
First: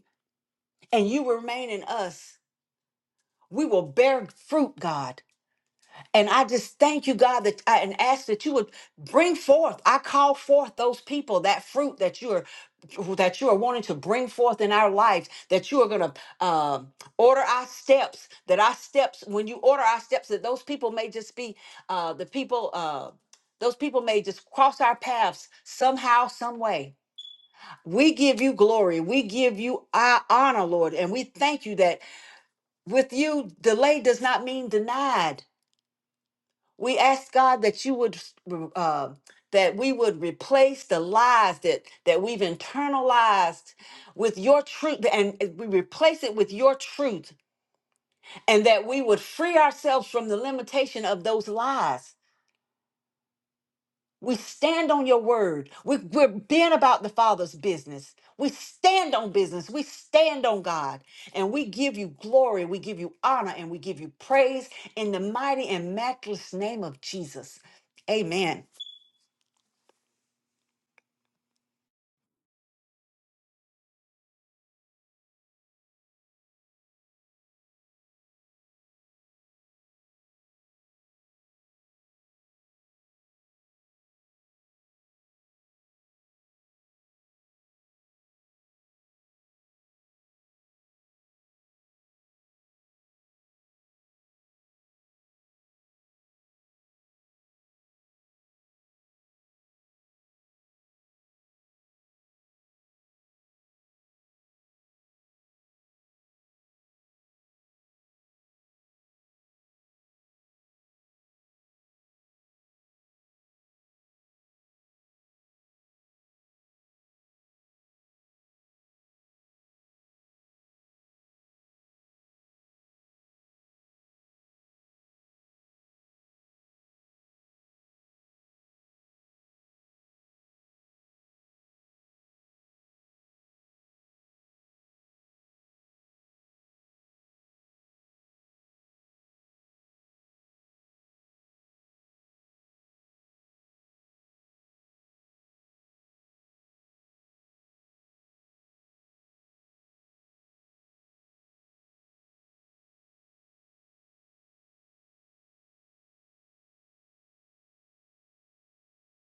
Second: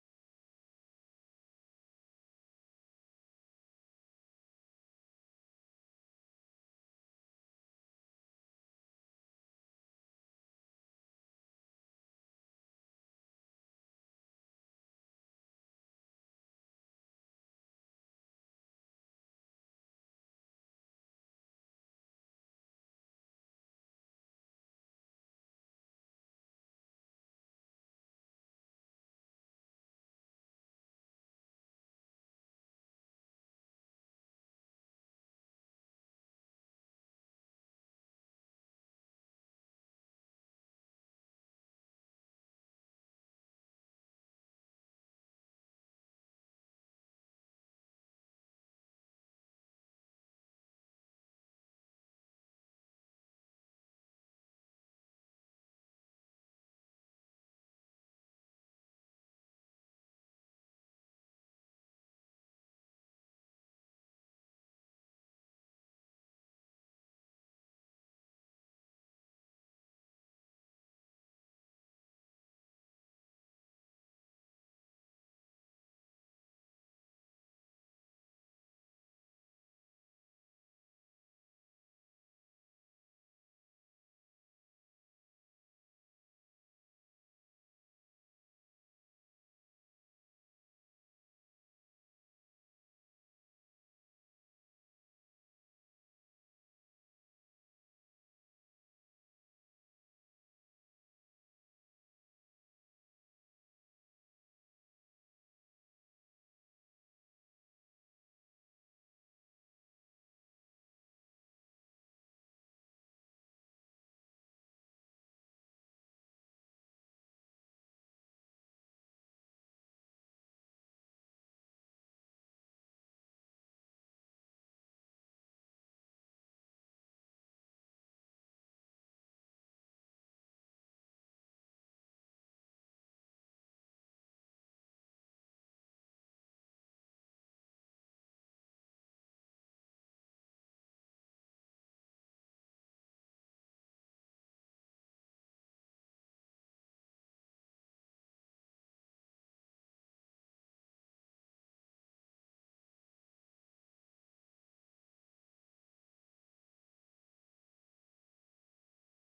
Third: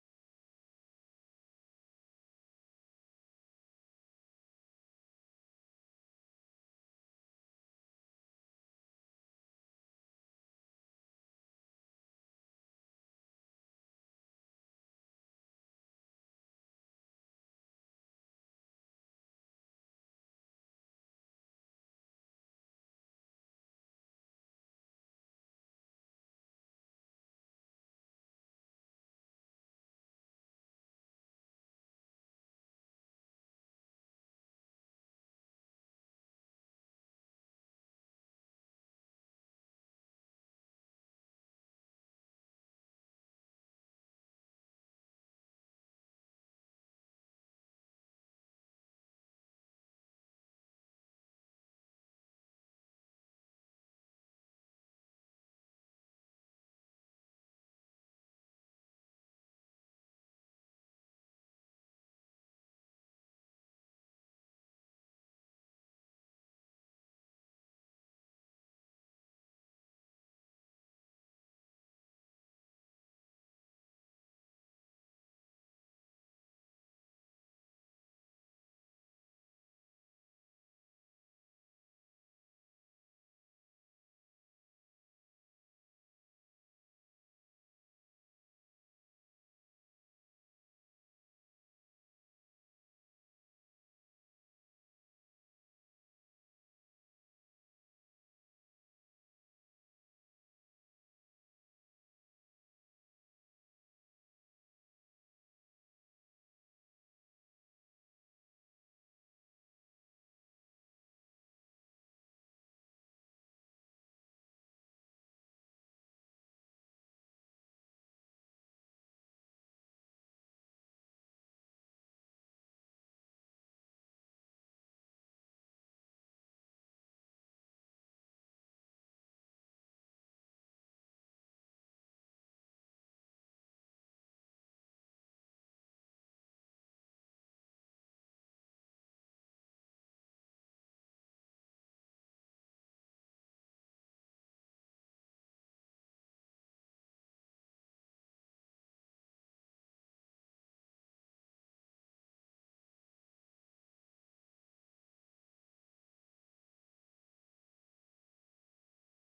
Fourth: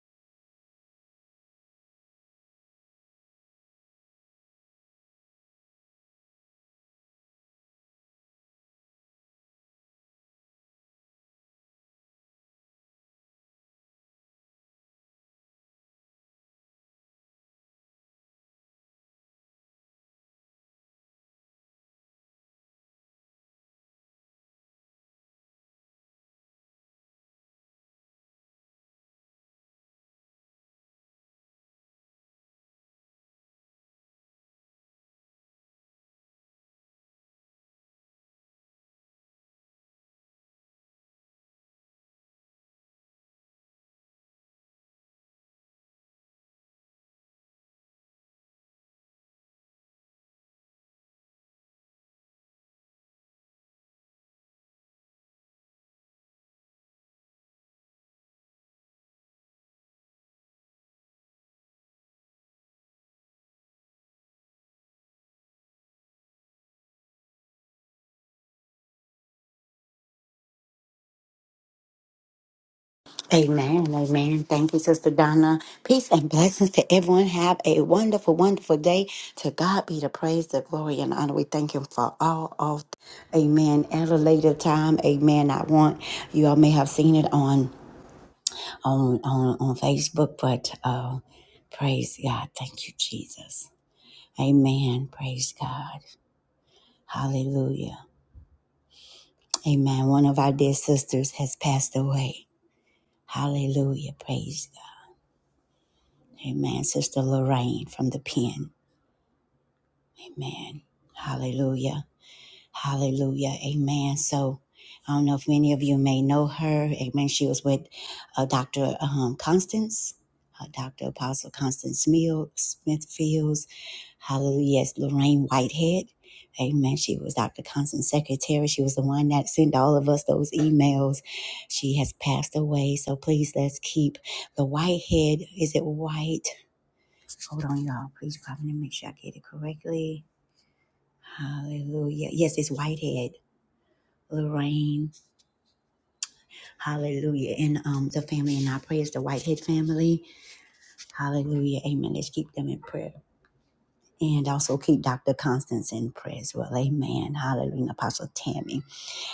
[SPEAKER 3] and you remain in us, we will bear fruit, God. And I just thank you, God, that I, and ask that you would bring forth. I call forth those people, that fruit that you are that you are wanting to bring forth in our lives. That you are going to um, order our steps. That our steps, when you order our steps, that those people may just be uh, the people. Uh, those people may just cross our paths somehow, some way. We give you glory. We give you our honor, Lord, and we thank you that with you, delay does not mean denied we ask God that you would uh, that we would replace the lies that that we've internalized with your truth, and we replace it with your truth, and that we would free ourselves from the limitation of those lies. We stand on your word. We, we're being about the Father's business. We stand on business. We stand on God. And we give you glory. We give you honor and we give you praise in the mighty and matchless name of Jesus. Amen.
[SPEAKER 1] Amen. Amen. Thank you, Sister Donna. Peace and blessings to everyone. Have a wonderful, wonderful day. To God be the praise, the glory, and honor. We thank Him for all of. Amen. At a later time, Amen. I want you all may have seen it on on on on Facebook, but uh, praise God. Thank you, Jesus. Amen. Praise God. Hallelujah. Amen. One of our dear sisters has passed away. Hallelujah. Praise Amen. Sister Lorraine from the pen. Amen. Hallelujah. Hallelujah. Amen. So I don't know if many of you may know her. Amen. She was with uh, Dr. Um, Constance, uh, Dr. Apostle Constance Mill, Smithfields. Hallelujah. Yes, Lorraine Whitehead. Amen. She was Dr. Constance's secretary. She was the one that sent all of us those emails. She has passed away. So please let's keep the Whitehead. Is it White? Hold on, y'all. Please pop in and make sure I get it correctly. Hallelujah. Yes, it's Whitehead. Lorraine. Hallelujah. And um the family in our prayers, the Whitehead family. Hallelujah. Amen. Let's keep them in prayer. And also keep Dr. Constance in prayer as well. Amen. Hallelujah. And Apostle Tammy.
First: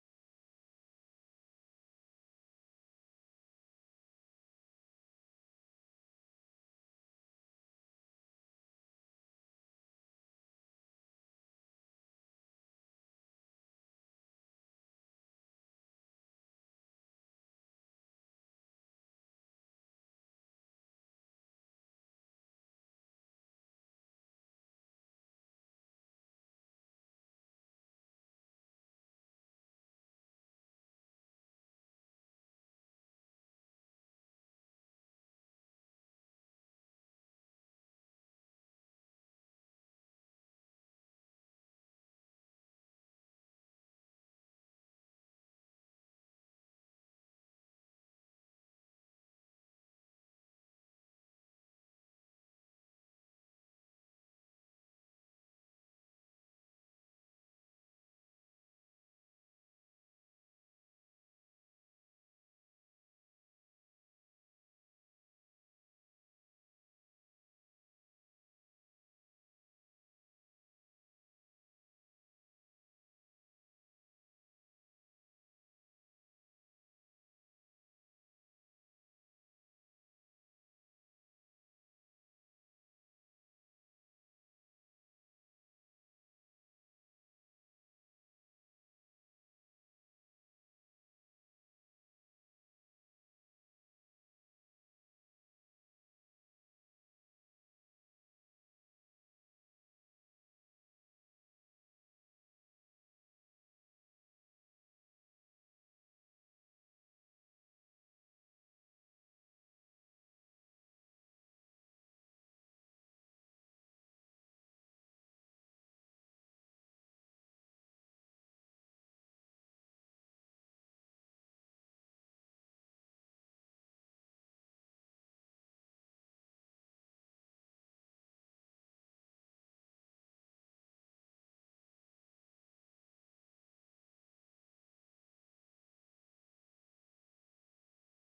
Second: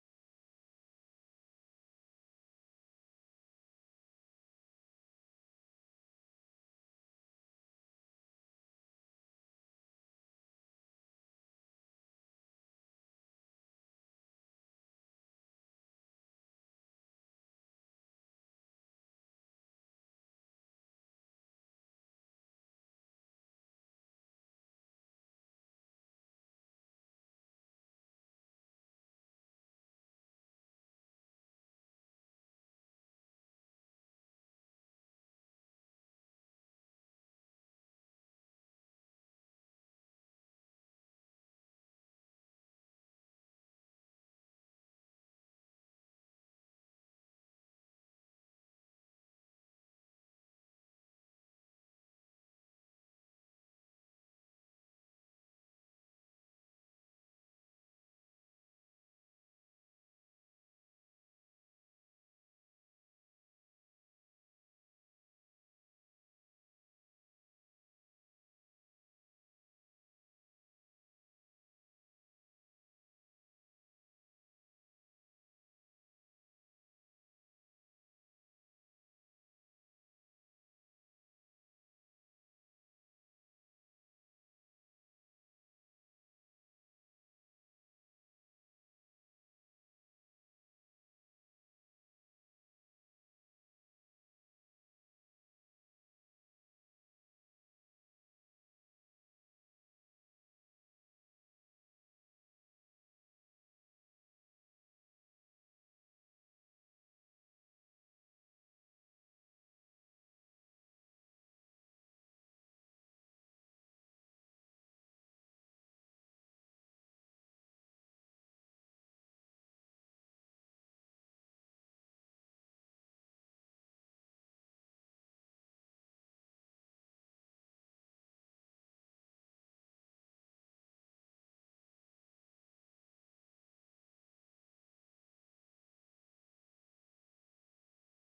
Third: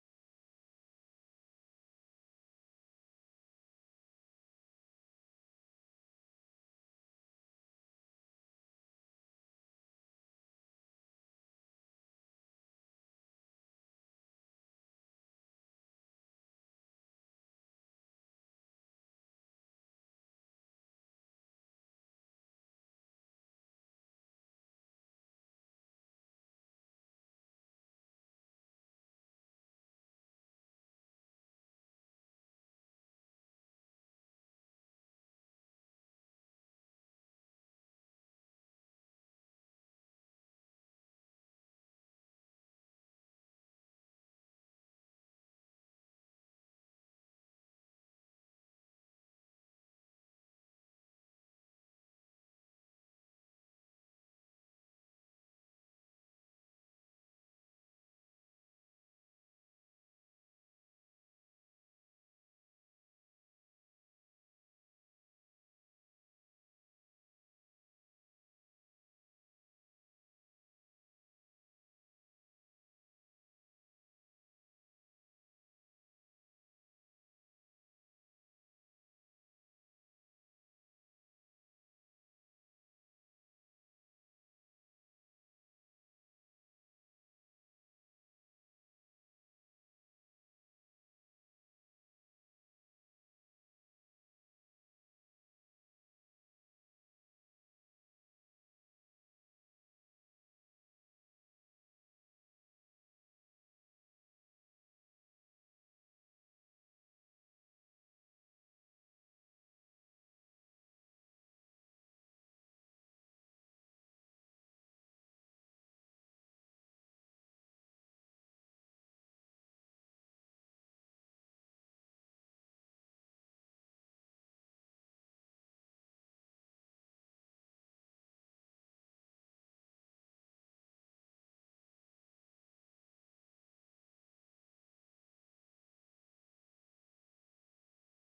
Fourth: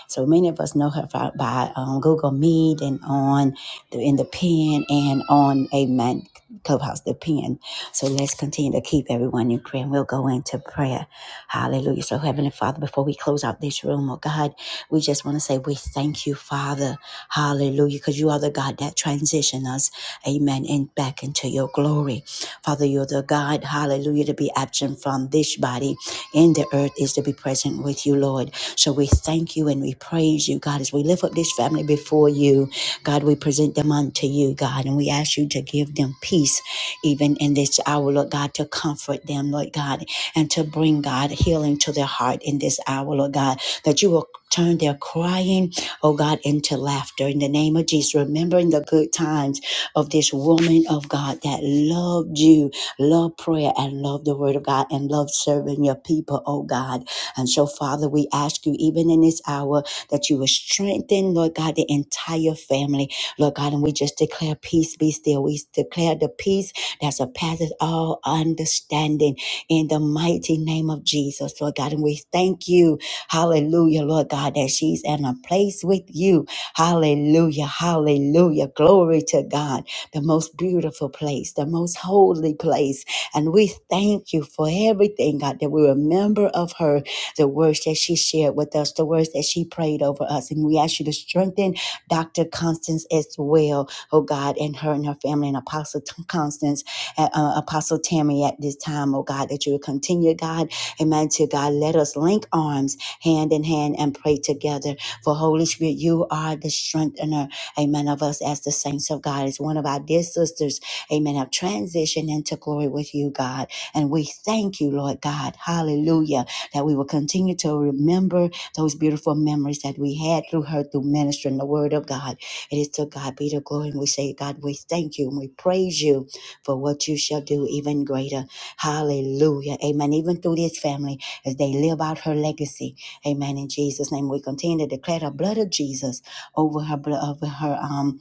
[SPEAKER 1] So many of us know her fi- by um, Google Meet and on the, in the pen and on Amen Clubhouse, the pen. So let's continue to keep everyone in prayer and we'll go into prayer. Hallelujah. So, Heavenly Father, before we close out this room, oh God, we just want to say we thank you, Father. Hallelujah. Because you are the God that transition us, amen, and back into your glory. Father, you're the God, hallelujah, to be absent from this body in the earth is to be present with you, Lord. So we thank you and we praise you, God, as we lift up this family before you. God, we present them unto you, God, and we ask you to give them peace even in this hour, Lord God, to comfort them, Lord God, and to bring, God, healing to their heart in this hour, Lord God, that you will turn their crying, oh God, into laughter in the name of Jesus, remembering the good times of this woman of God that loved you, loved prayer, and loved the word of God, and loved serving your people, oh God. And so, Father, we ask you, even in this hour, that you will strengthen, Lord God, the entire family, Lord God. And we just declare peace be still. We declare the peace that surpasses all understanding in the mighty name of Jesus, Lord God. And we thank you, hallelujah, Lord God, that she's in a place with you. Hallelujah, hallelujah. Glory to God, the most beautiful place, the most holy place. And we thank you for everything, God, that we remember of her the words that she shared with us, the words that she prayed over us. And we ask you to strengthen Dr. Constance as well, oh God, and her and her family, and Apostle T- Constance, uh, uh, Apostle Tammy at this time, oh God, that you will continue, God, amen, to God, let us link arms hand in hand and pray together. For Holy Spirit, you are the strengthener, amen, of us as the saints of God. As one of our dear sisters, amen, have transitioned into glory with you, God. And we thank you, Lord God. Hallelujah that we will continue to remember those beautiful memories that we had through her, through ministering the word of God. It is to God be the glory. And we say, God, we thank you and we praise you for what you shall do even greater. Hallelujah. Amen. Even through this family as they live out her legacy. Amen. In Jesus' name, we continue to declare the blood of Jesus over her, blo- over her, um,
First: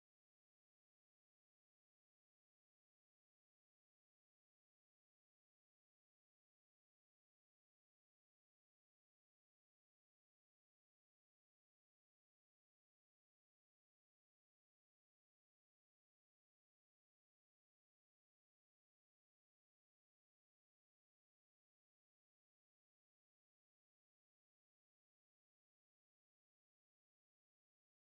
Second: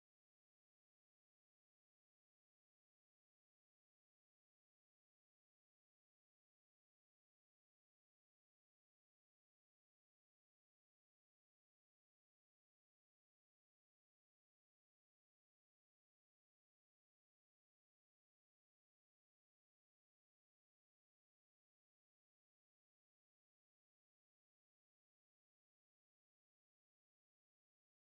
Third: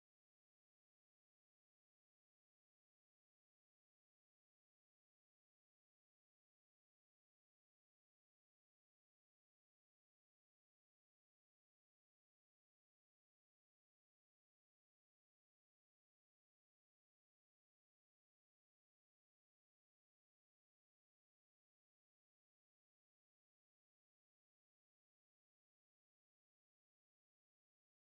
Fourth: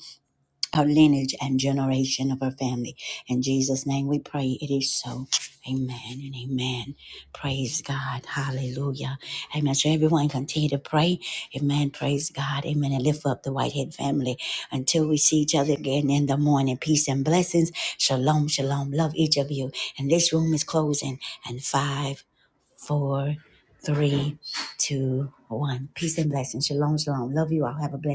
[SPEAKER 1] our lineage and generation of our family. In Jesus' name we pray it is so. Amen and amen. Praise God. Hallelujah. Amen. So everyone continue to pray. Amen. Praise God. Amen. And lift up the Whitehead family until we see each other again in the morning. Peace and blessings. Shalom. Shalom. Love each of you. And this room is closing. And five, four, three, two, one. Peace and blessings. Shalom. Shalom. Love you all. Have a blessed